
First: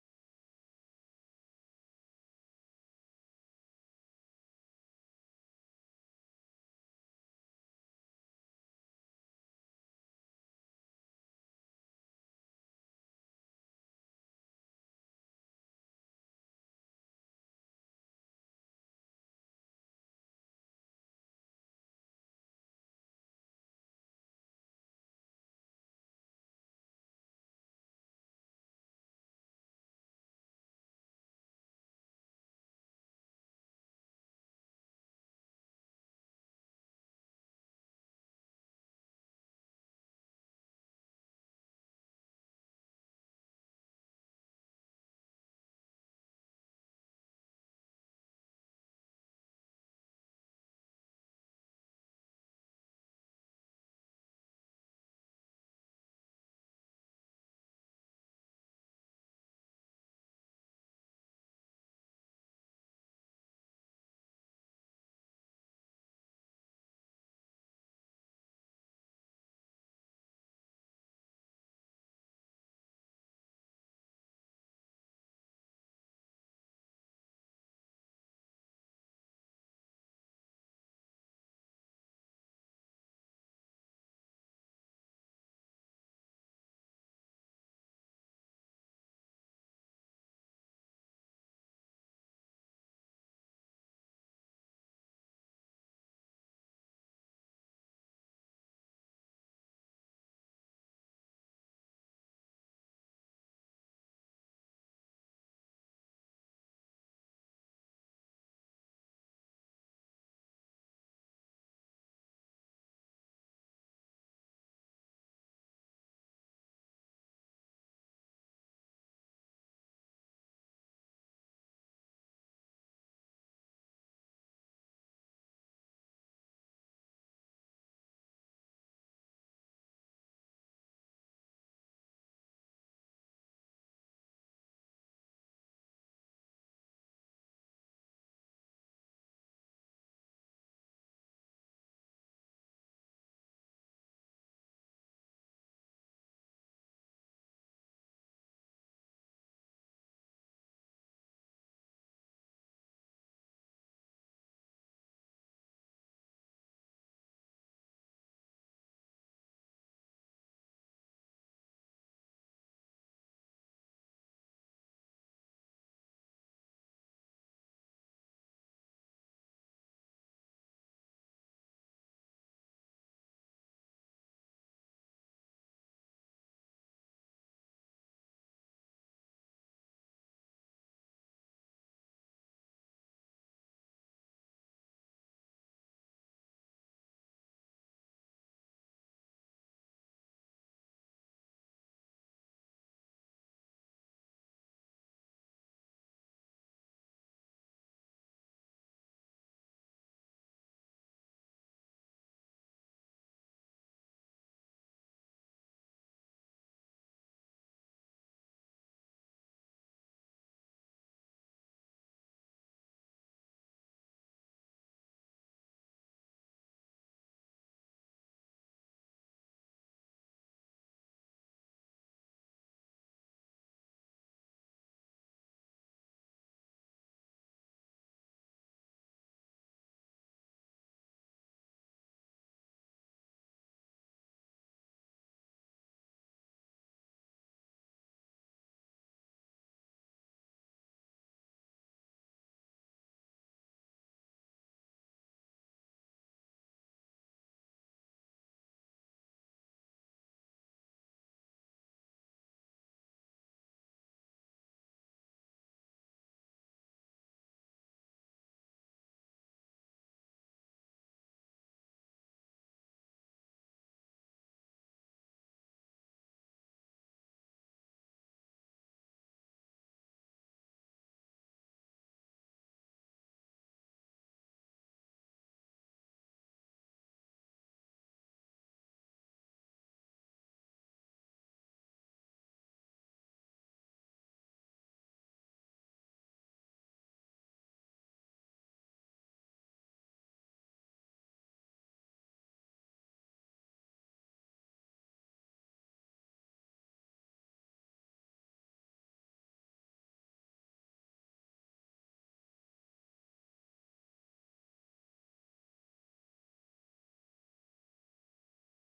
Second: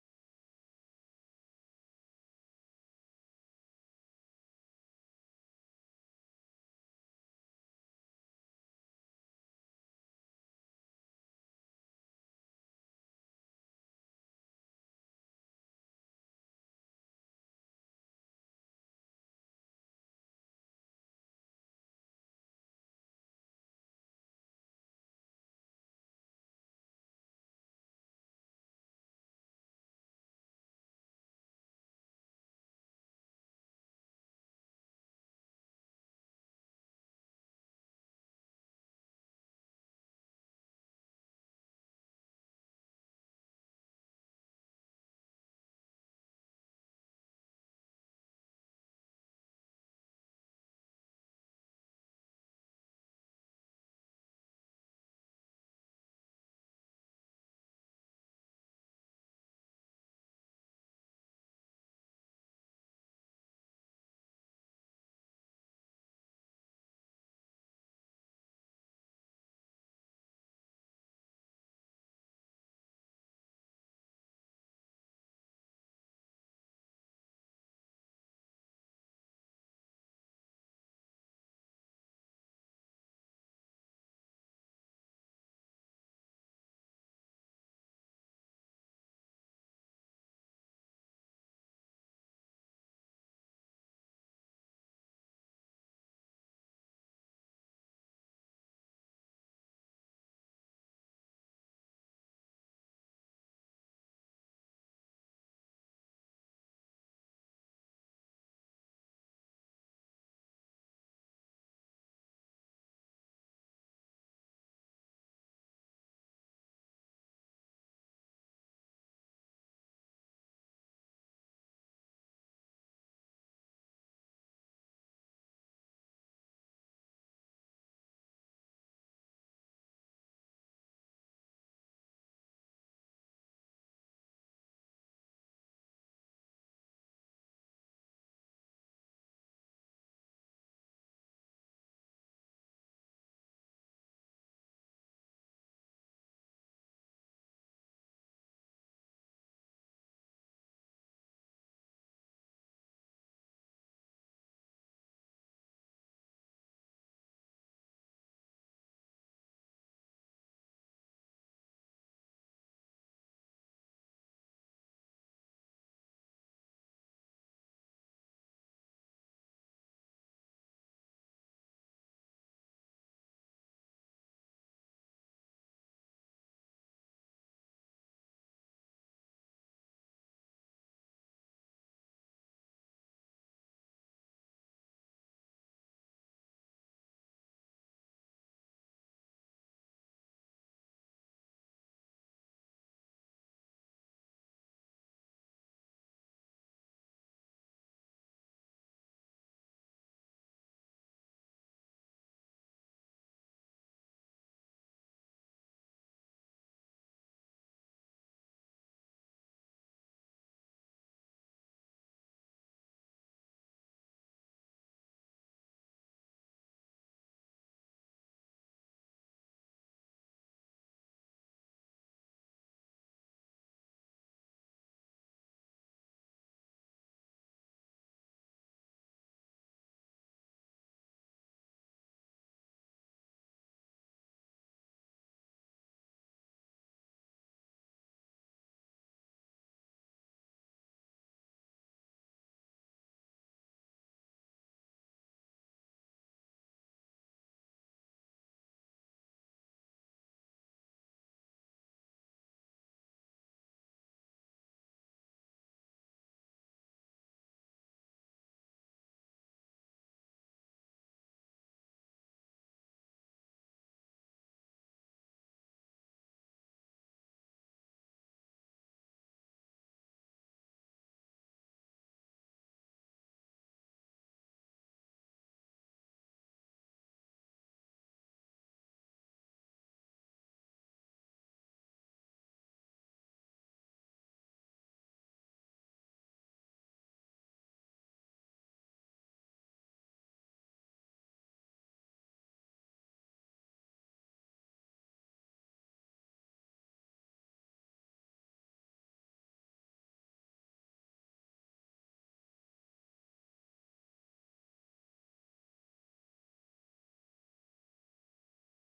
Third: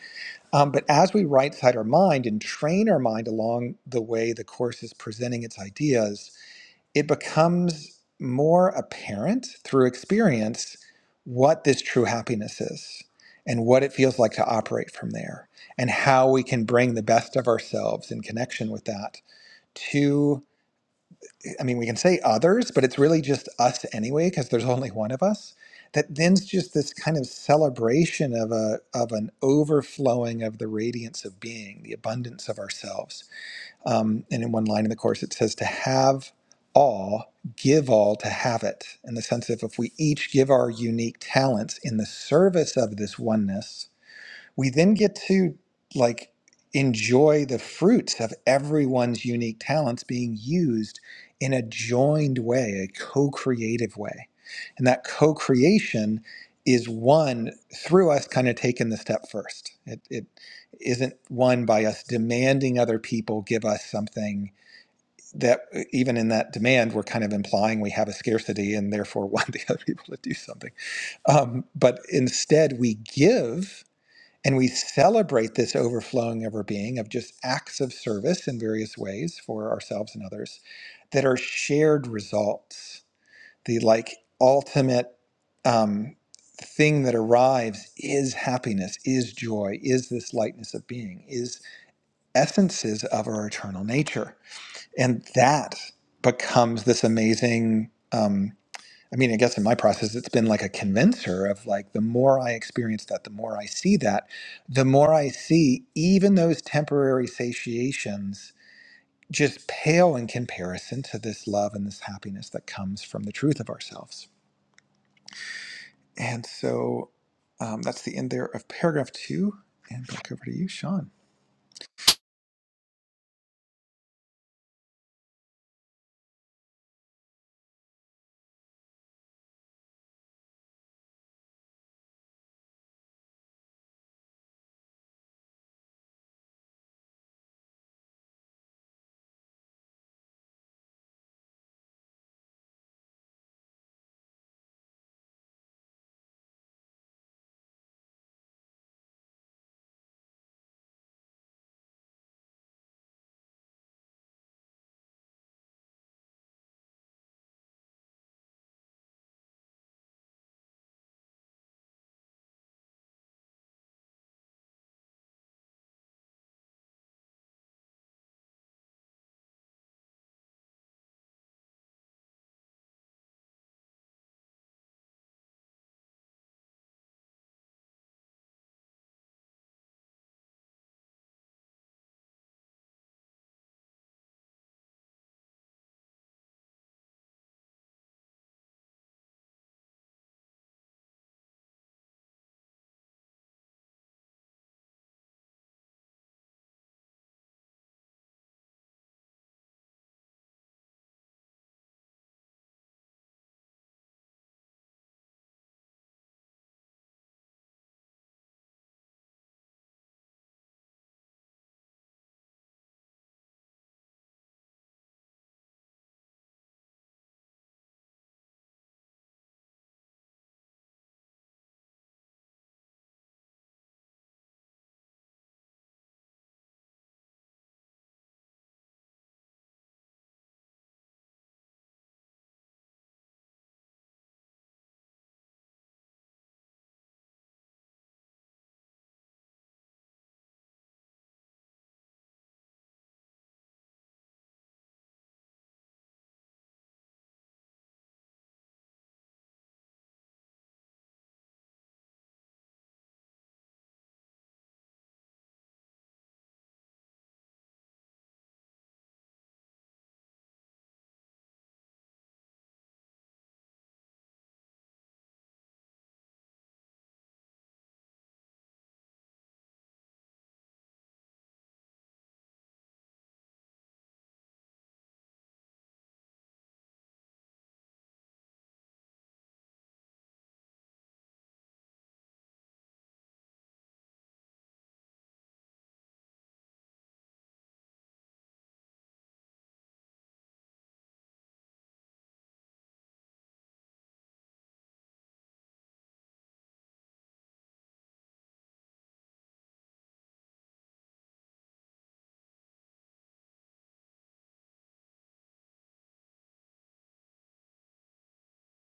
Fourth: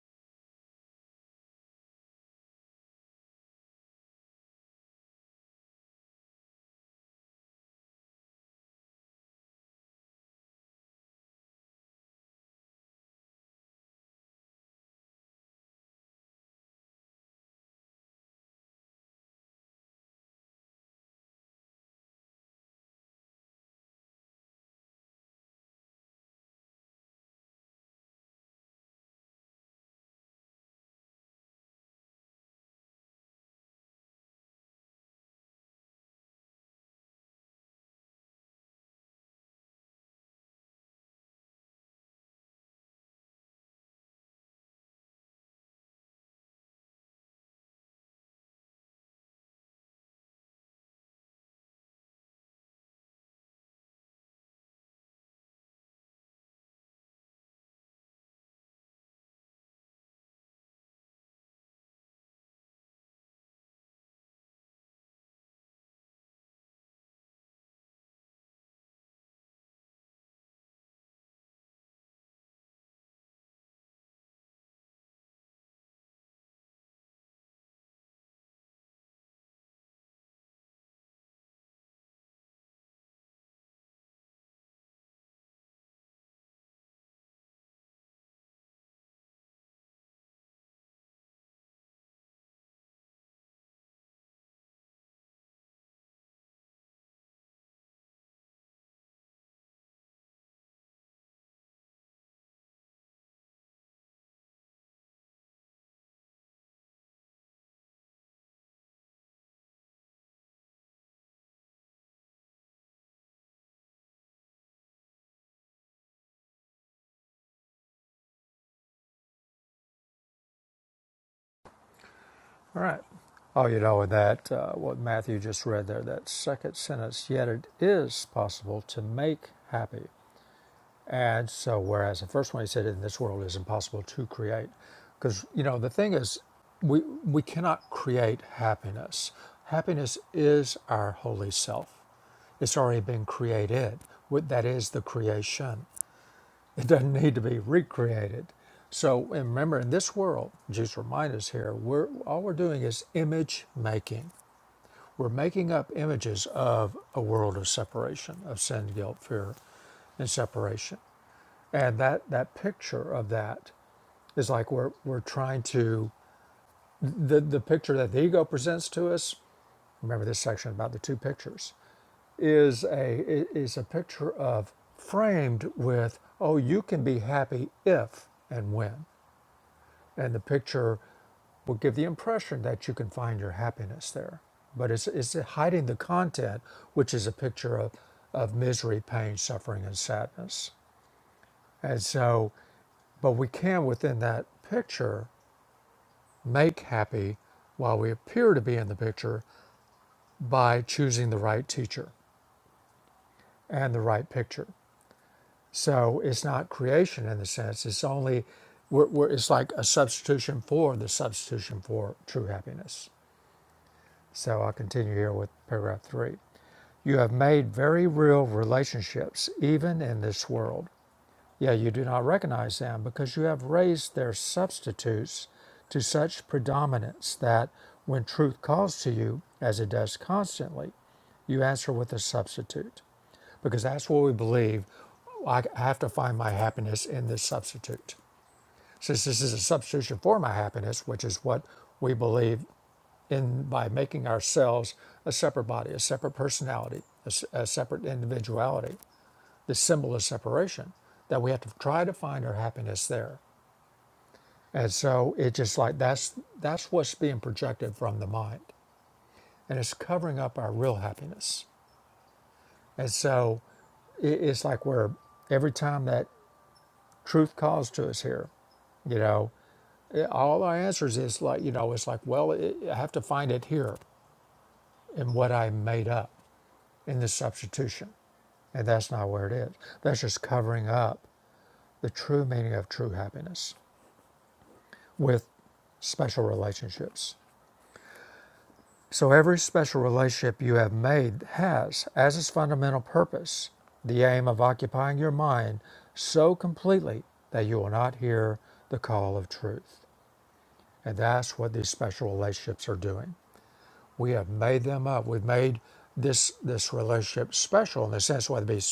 Speaker 2: um, but as we right side our mind and train our mind along the way the course is presenting its ideas it becomes more apparent through experience what this true happiness is and what it feels like to operate from there and how we can bring the best of ourselves in connection with that to i mean we can say others but it's really just us anyway because there's only one of us that then's just this kind of celebration of a of an overflowing of the radiance of being the abundance of ourselves um, and in one line in the course, it says, To have all, give all to have it. In the sense of if we each give our unique talents in the service of this oneness, we then get to like enjoy the fruits of everyone's unique talents being used in a joined way, a co-creative way. And that co-creation is one through us kind of taking the step first. It, it isn't one by us demanding other people give us something that uh, even in that demand, we're kind of implying we have a scarcity and therefore want the other people to do something. Um, but instead we give and we celebrate this overflowing of our being of just acts of service in various ways for ourselves and others that are shared results. The like ultimate um, thing that arrives is happiness, is joy, is this lightness of being, is essences of our eternal nature. And that becomes this amazing. um, I mean, I guess in my process, it's been like a convincer of like the more I experience that, the more I see that, the more I see even those temporary satiations just pale in comparison to this love and this happiness that comes from the truth of ourselves. And so um, that's the end there of paragraph two. And back over to you, Sean.
Speaker 1: All right. Oh, you know, and that, uh, what Matthew just read there, that second sentence, yet it is possible to make happy And so, whereas the first one he said, in this world is impossible to create. Because, you know, the thing is, we, we cannot create happiness. Happiness is our holy self, it's already been created. What- That is the creation, it doesn't need to be recreated. So, and remember, in this world, Jesus reminds us here, we're, all we're doing is image making. We're making up images of a world of separation, of sin, guilt, fear, and separation. And that that picture of that is like we're we're trying to the the picture that the ego presents to us. Remember this section about the two pictures is a is a picture of framed with oh you can be happy if and when and the picture will give the impression that you can find your happiness there but it's, it's hiding the content which is a picture of, of misery pain suffering and sadness and so but we can, within that picture, make happy while we appear to be in the picture by choosing the right teacher and the right picture. So it's not creation in the sense, it's only, we're, we're, it's like a substitution for the substitution for true happiness. So I'll continue here with paragraph three. You have made very real relationships, even in this world. Yet you do not recognize them, because you have raised their substitutes to such predominance that, when truth calls to you, as it does constantly, you answer with a substitute. Because that's what we believe. I have to find my happiness in this substitute. Since this is a substitution for my happiness, which is what we believe in by making ourselves a separate body, a separate personality, a a separate individuality, the symbol of separation that we have to try to find our happiness there and so it's just like that's that's what's being projected from the mind and it's covering up our real happiness and so it, it's like we're every time that truth calls to us here you know it- all our answers is like you know it's like well it, i have to find it here in what i made up in this substitution and that's not where it is that's just covering up the true meaning of true happiness with special relationships. So every special relationship you have made has, as its fundamental purpose, the aim of occupying your mind so completely that you will not hear the call of truth. And that's what these special relationships are doing. We have made them up. We've made this this relationship special in the sense whether it be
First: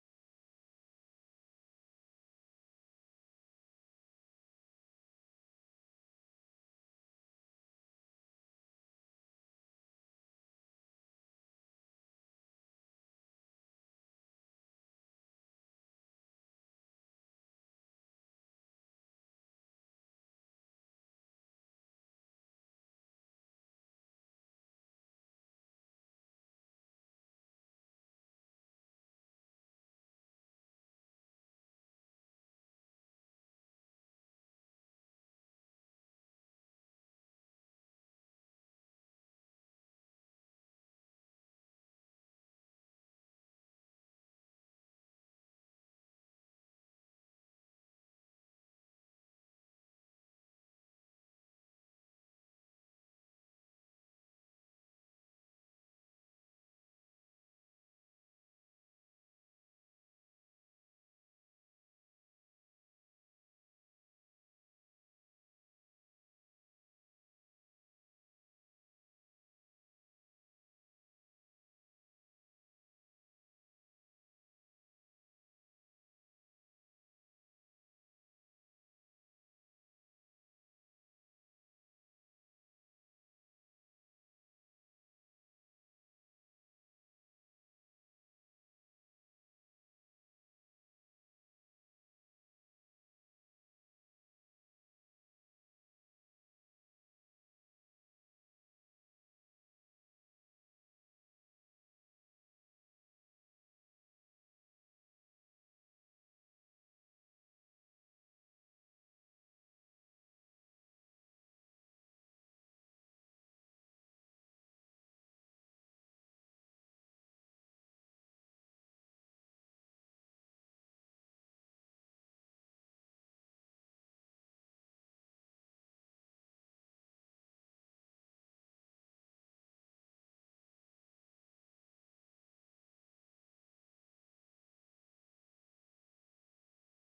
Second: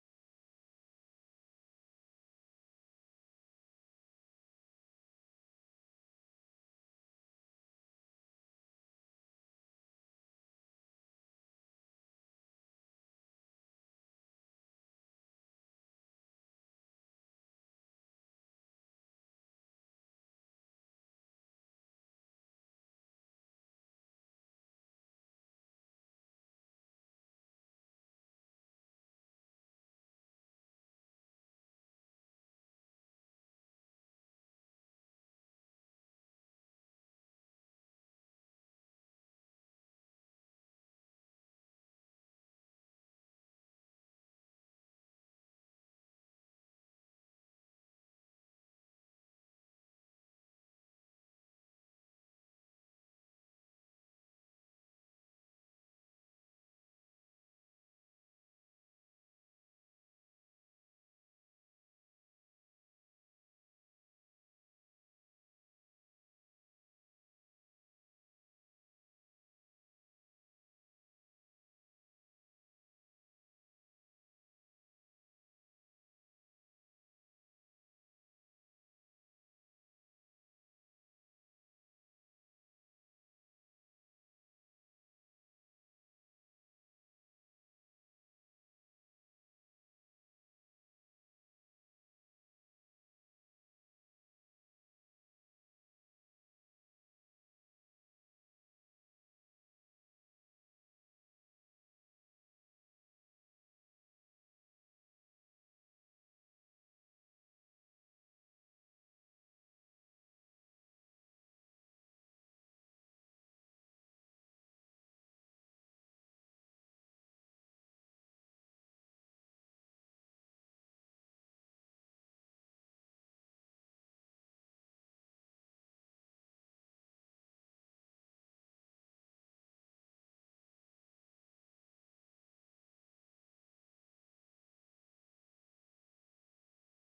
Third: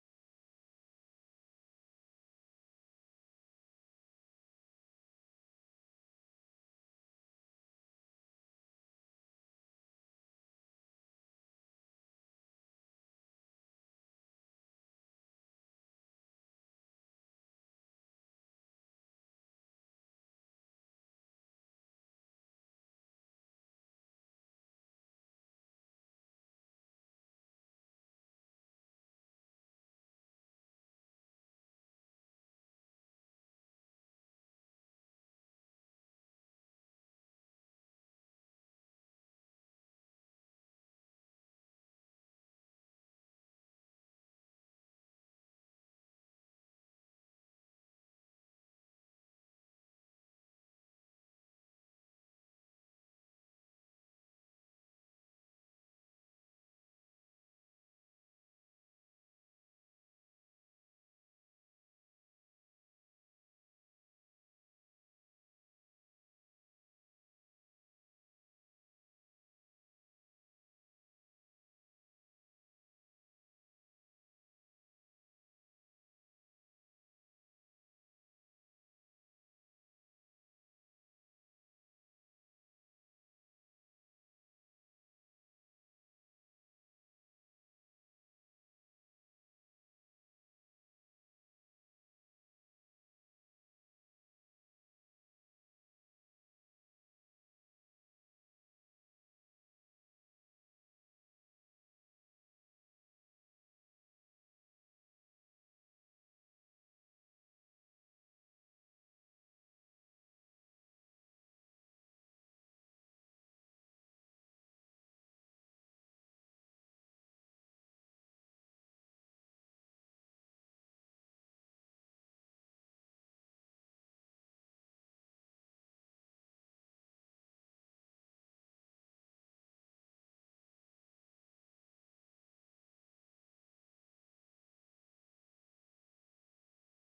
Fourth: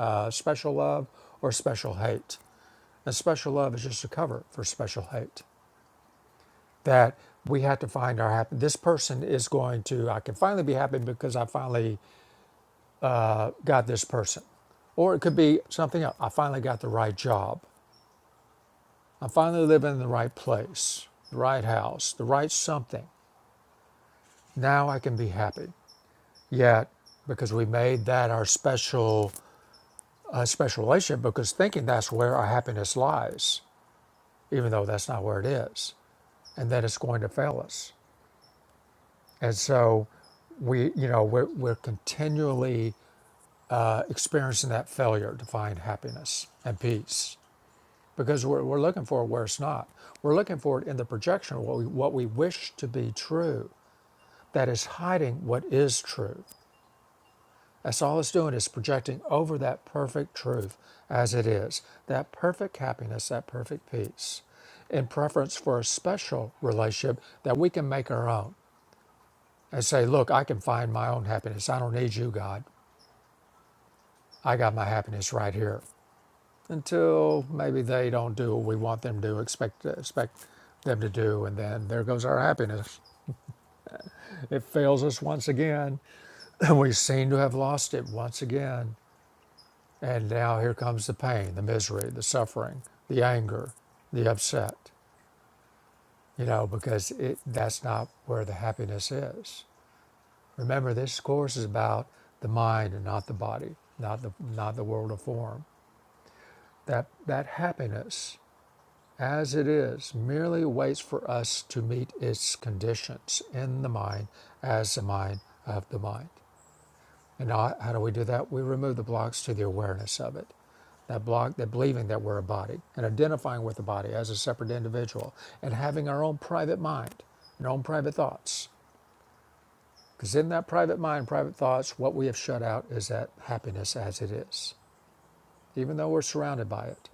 Speaker 1: uh, special love or special hate. And special love is just a cover for special hate. that we had to find our happy. This person is going to, I can finally be happy because I finally got this person. Or it could be something else. I finally got the right job. I'm finally living in the right place, the right house, the right something. Now I can be happy. Yet, because we made that our special, uh, special relationship, because thinking that's where our happiness lies, even though that's not where it is, and that it's going to fail us. And so we, you know, we're, we're continually experiencing that failure to find happiness and peace because we're, we're looking for it where it's not. We're looking for it in the projection of what we, what we wish to be true that is hiding what is true. That's all it's doing is projecting over that perfect truth as it is, that perfect happiness, that perfect peace, in preference for a special relationship that we can make our own and say, Look, I can find my own happiness. I don't need you, God. I got my happiness right here. until maybe they don't do what we want them to expect expect them to do, and then there goes our happiness. It fails us once again, we seem to have lost it once again. And now here comes the pain, the misery, the suffering, the anger, the upset. You know, because it that's not where the happiness is. Remember, this course is about the mind and not the body, not the not the world of form. That that happiness as it is, merely waits for us to meet its conditions in the mind as the mind of the mind. And how, do we do that? We remove the blocks to the awareness of it. That block, that believing that we're a body and identifying with the body as a separate individual and having our own private mind and our own private thoughts. Because in that private mind, private thoughts, what we have shut out is that happiness as it is, even though we're surrounded by it.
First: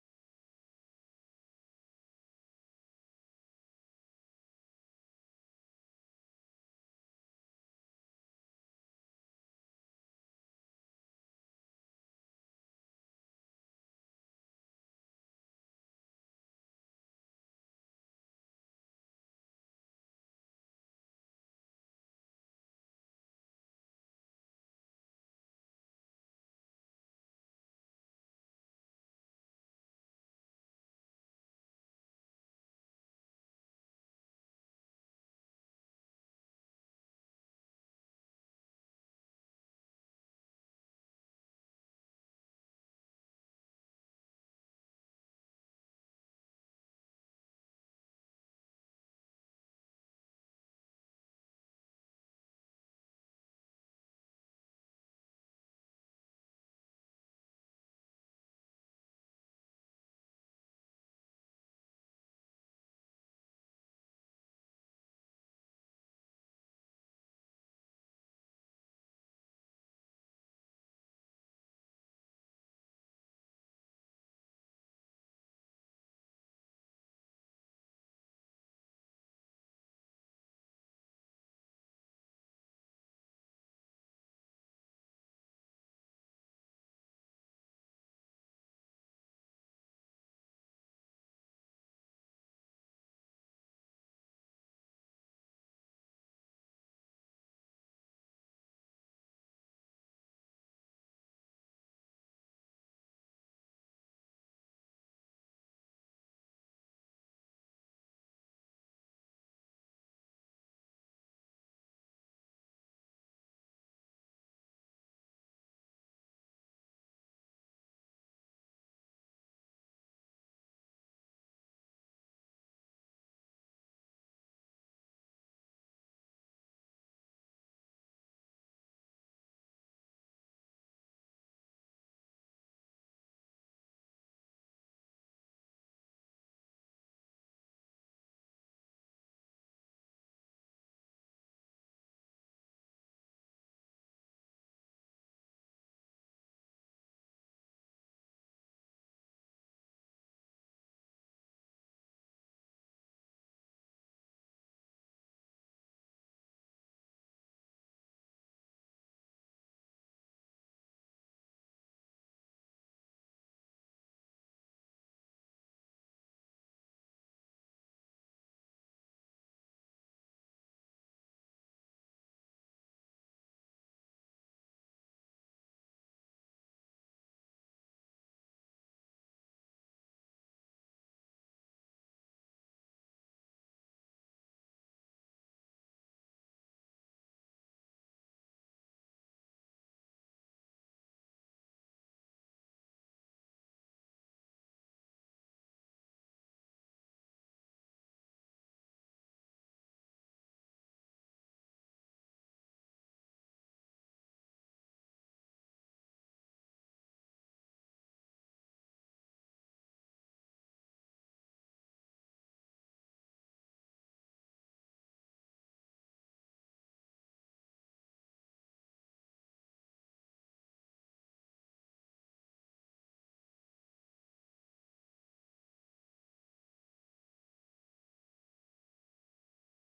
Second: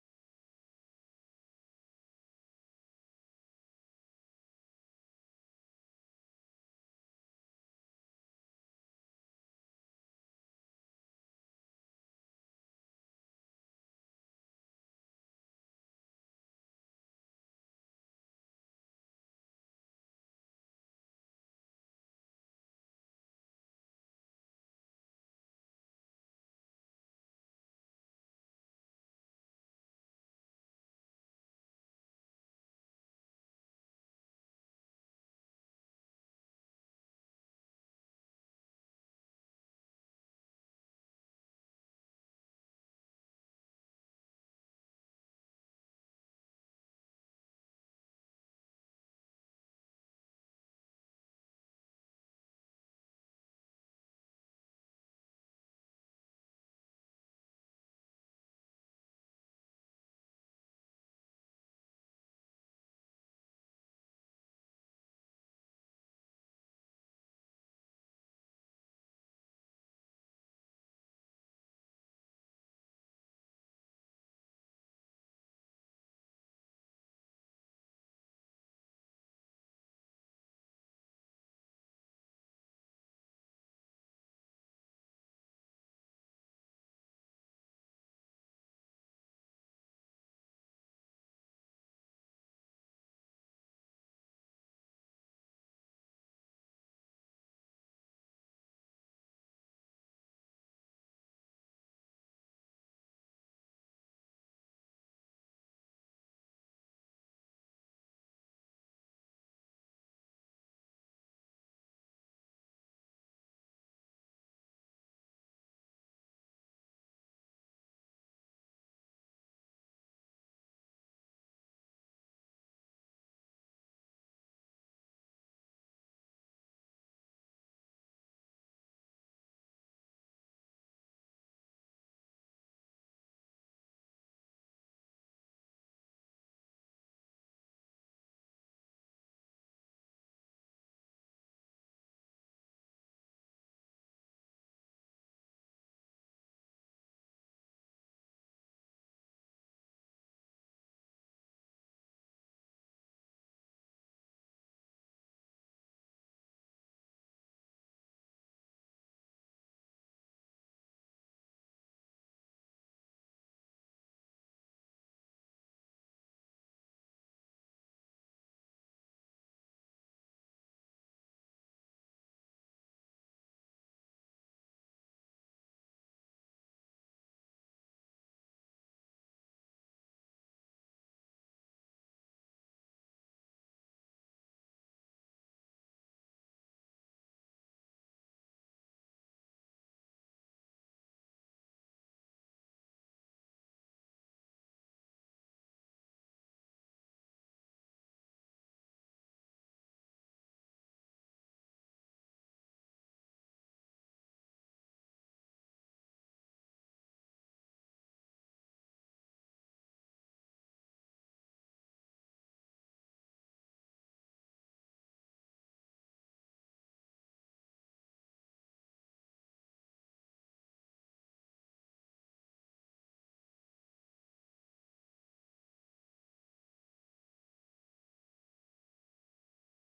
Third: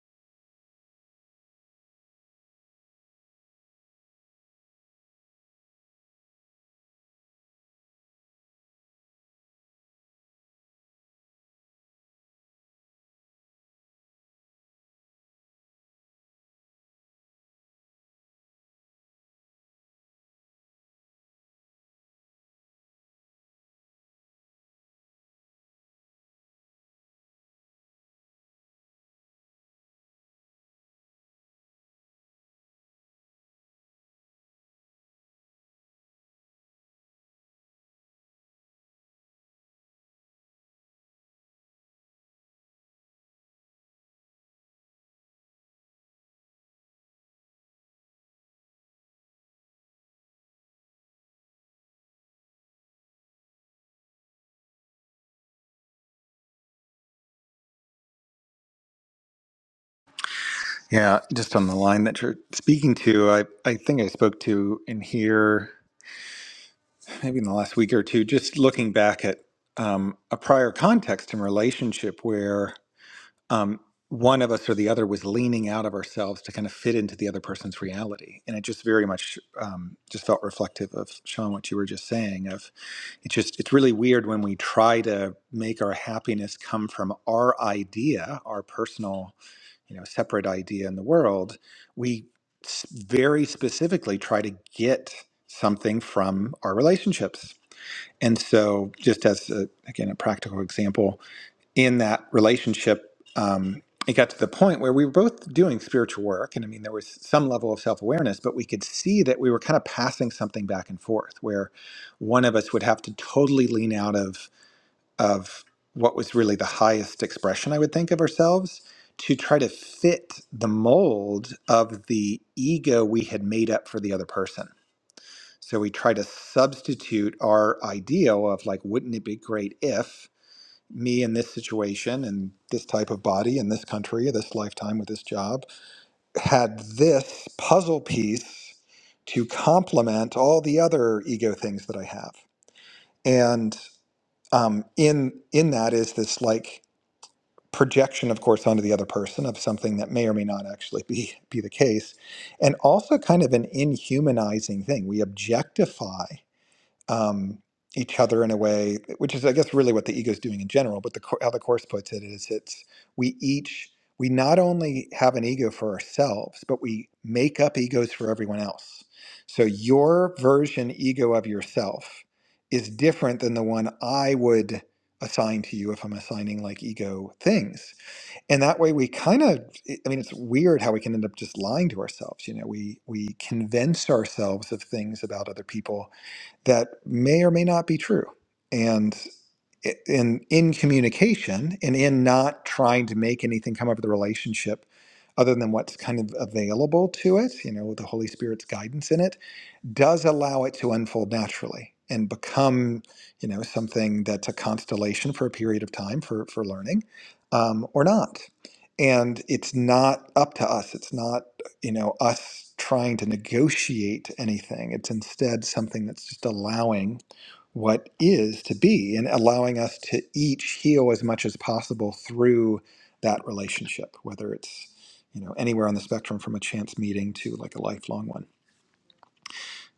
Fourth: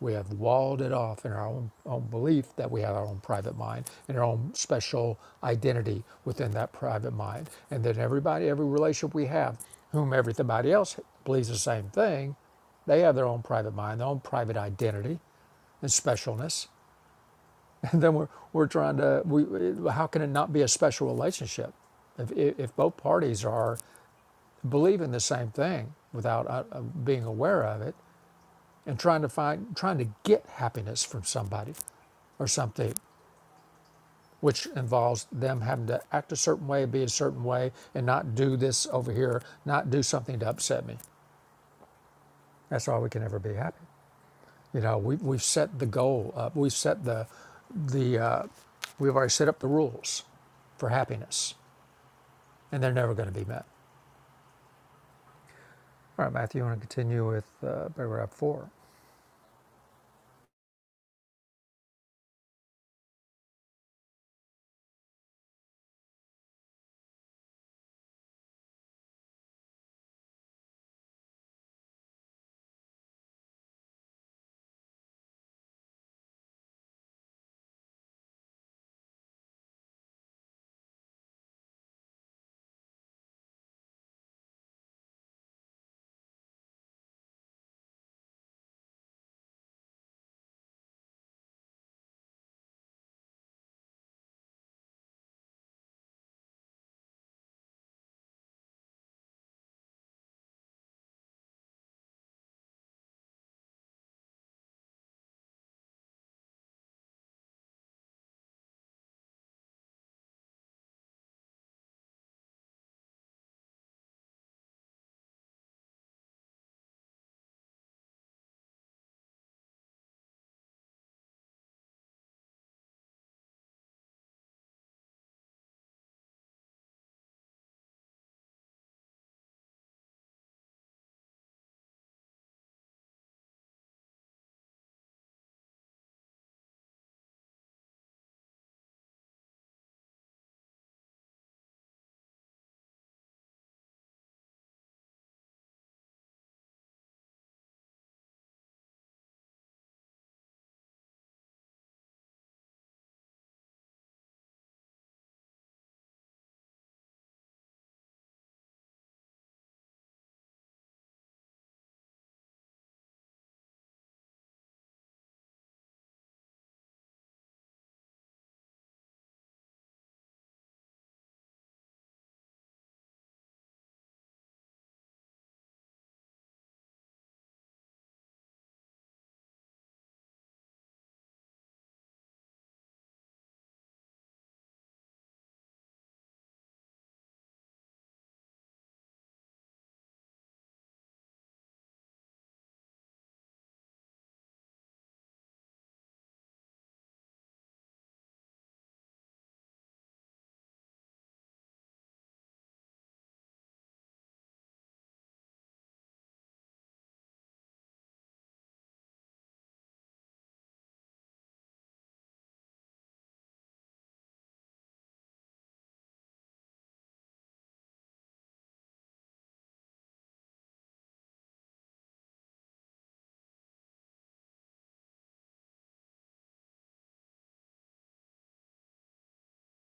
Speaker 1: We have walled it off in our own, own belief that we have our own private mind and our own special identity within that private mind. And then everybody, every relationship we have, whom everybody else believes the same thing, they have their own private mind, their own private identity and specialness. And then we're, we're trying to, we, how can it not be a special relationship if, if both parties are believing the same thing without uh, uh, being aware of it? and trying to find trying to get happiness from somebody or something which involves them having to act a certain way be a certain way and not do this over here not do something to upset me that's why we can never be happy you know we, we've set the goal up we've set the the uh, we've already set up the rules for happiness and they're never going to be met all right matthew you want to continue with uh, paragraph four
Speaker 2: Yeah, just on the line that you're speaking to, I, I think I spoke to in here. maybe in the last week or two, just looking back at um, a prior context and relationship where um, one of us or the other was leaning out of ourselves to kind of fit into the other person's reality, and it just very much um, just felt reflective of Sean what you were just saying. Of it's just it's really weird when we try to make our happiness come from our idea, our personal, you know, separate idea in the world. We s- very specifically try to get something from our relationships and so, just as a, again a practical example, in that relationship, um, it got to the point where we were both doing spiritual work, and I mean, there was some level of self awareness, but we could see that we were kind of passing something back and forth, where one of us would have to totally lean out of of what was really the highest expression I would think of ourselves to try to fit the mold of the ego we had made up for the other person so we try to substitute our ideal of like, wouldn't it be great if me in this situation and this type of body in this country, this lifetime with this job, had this puzzle piece to complement all the other ego things that I have. And um, in in that is this like projection, of course, onto the other person of something that may or may not actually be be the case, and also kind of an inhumanizing thing. We objectify um, each other in a way, which is, I guess, really what the ego is doing in general. But the, co- how the course puts it is, it's we each we not only have an ego for ourselves, but we make up egos for everyone else. So your version ego of yourself is different than the one I would assign to you if I'm assigning like ego things and that way we kind of i mean it's weird how we can end up just lying to ourselves you know we we convince ourselves of things about other people that may or may not be true and i- in in communication and in not trying to make anything come out of the relationship other than what's kind of available to it you know with the holy spirit's guidance in it does allow it to unfold naturally and become, you know, something that's a constellation for a period of time for for learning, um, or not. And it's not up to us. It's not, you know, us trying to negotiate anything. It's instead something that's just allowing what is to be and allowing us to each heal as much as possible through that relationship, whether it's, you know, anywhere on the spectrum from a chance meeting to like a lifelong one.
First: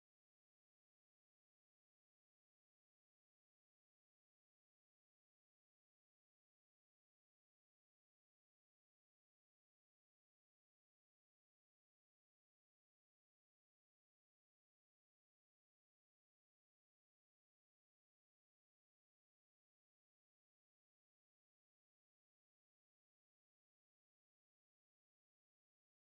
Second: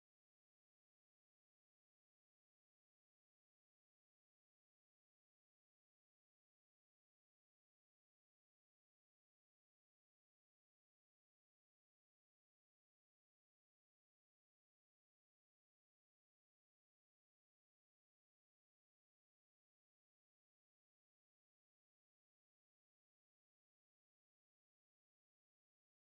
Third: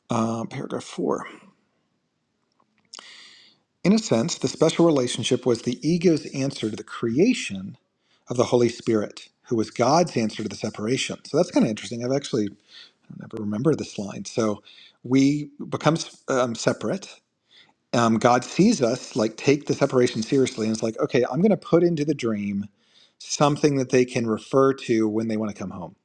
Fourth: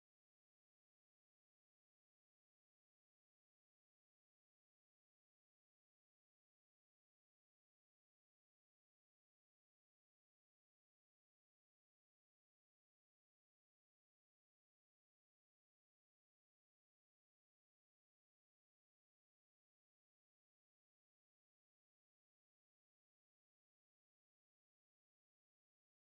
Speaker 2: Uh, paragraph four. In a sense, the special relationship was the ego's answer to the creation of the Holy Spirit, who was God's answer to the separation. So that's kind of interesting. I've actually I never remember this line. So we become um, separate. Um, God sees us like take the separation seriously, and it's like, okay, I'm going to put into the dream something that they can refer to when they want to come home.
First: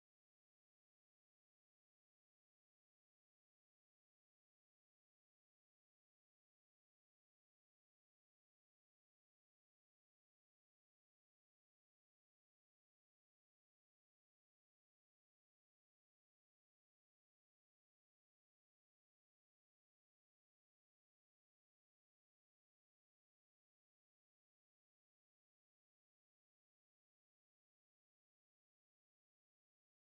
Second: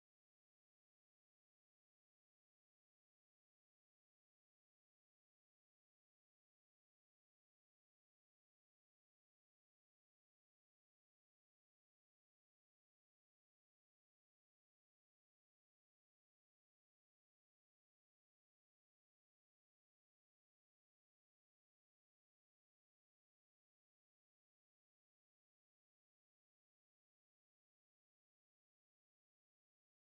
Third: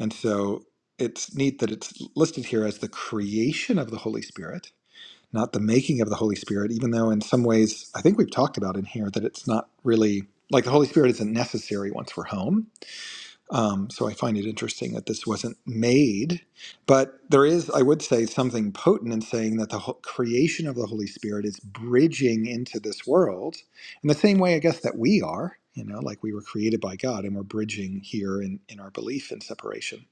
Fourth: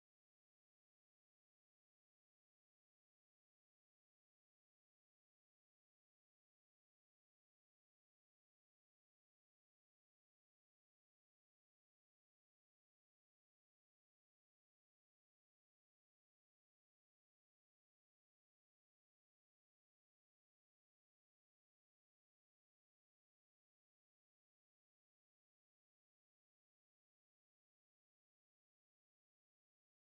Speaker 2: And so it's neat that it's listed here as the creation of the Holy Spirit not the making of the Holy Spirit, even though in some ways I think we've talked about in here that it's not really like the Holy Spirit isn't necessary once we're home. Um, so I find it interesting that this wasn't made, but there is, I would say, something potent in saying that the ho- creation of the Holy Spirit is bridging into this world in the same way, I guess, that we are. You know, like we were created by God, and we're bridging here in in our belief in separation.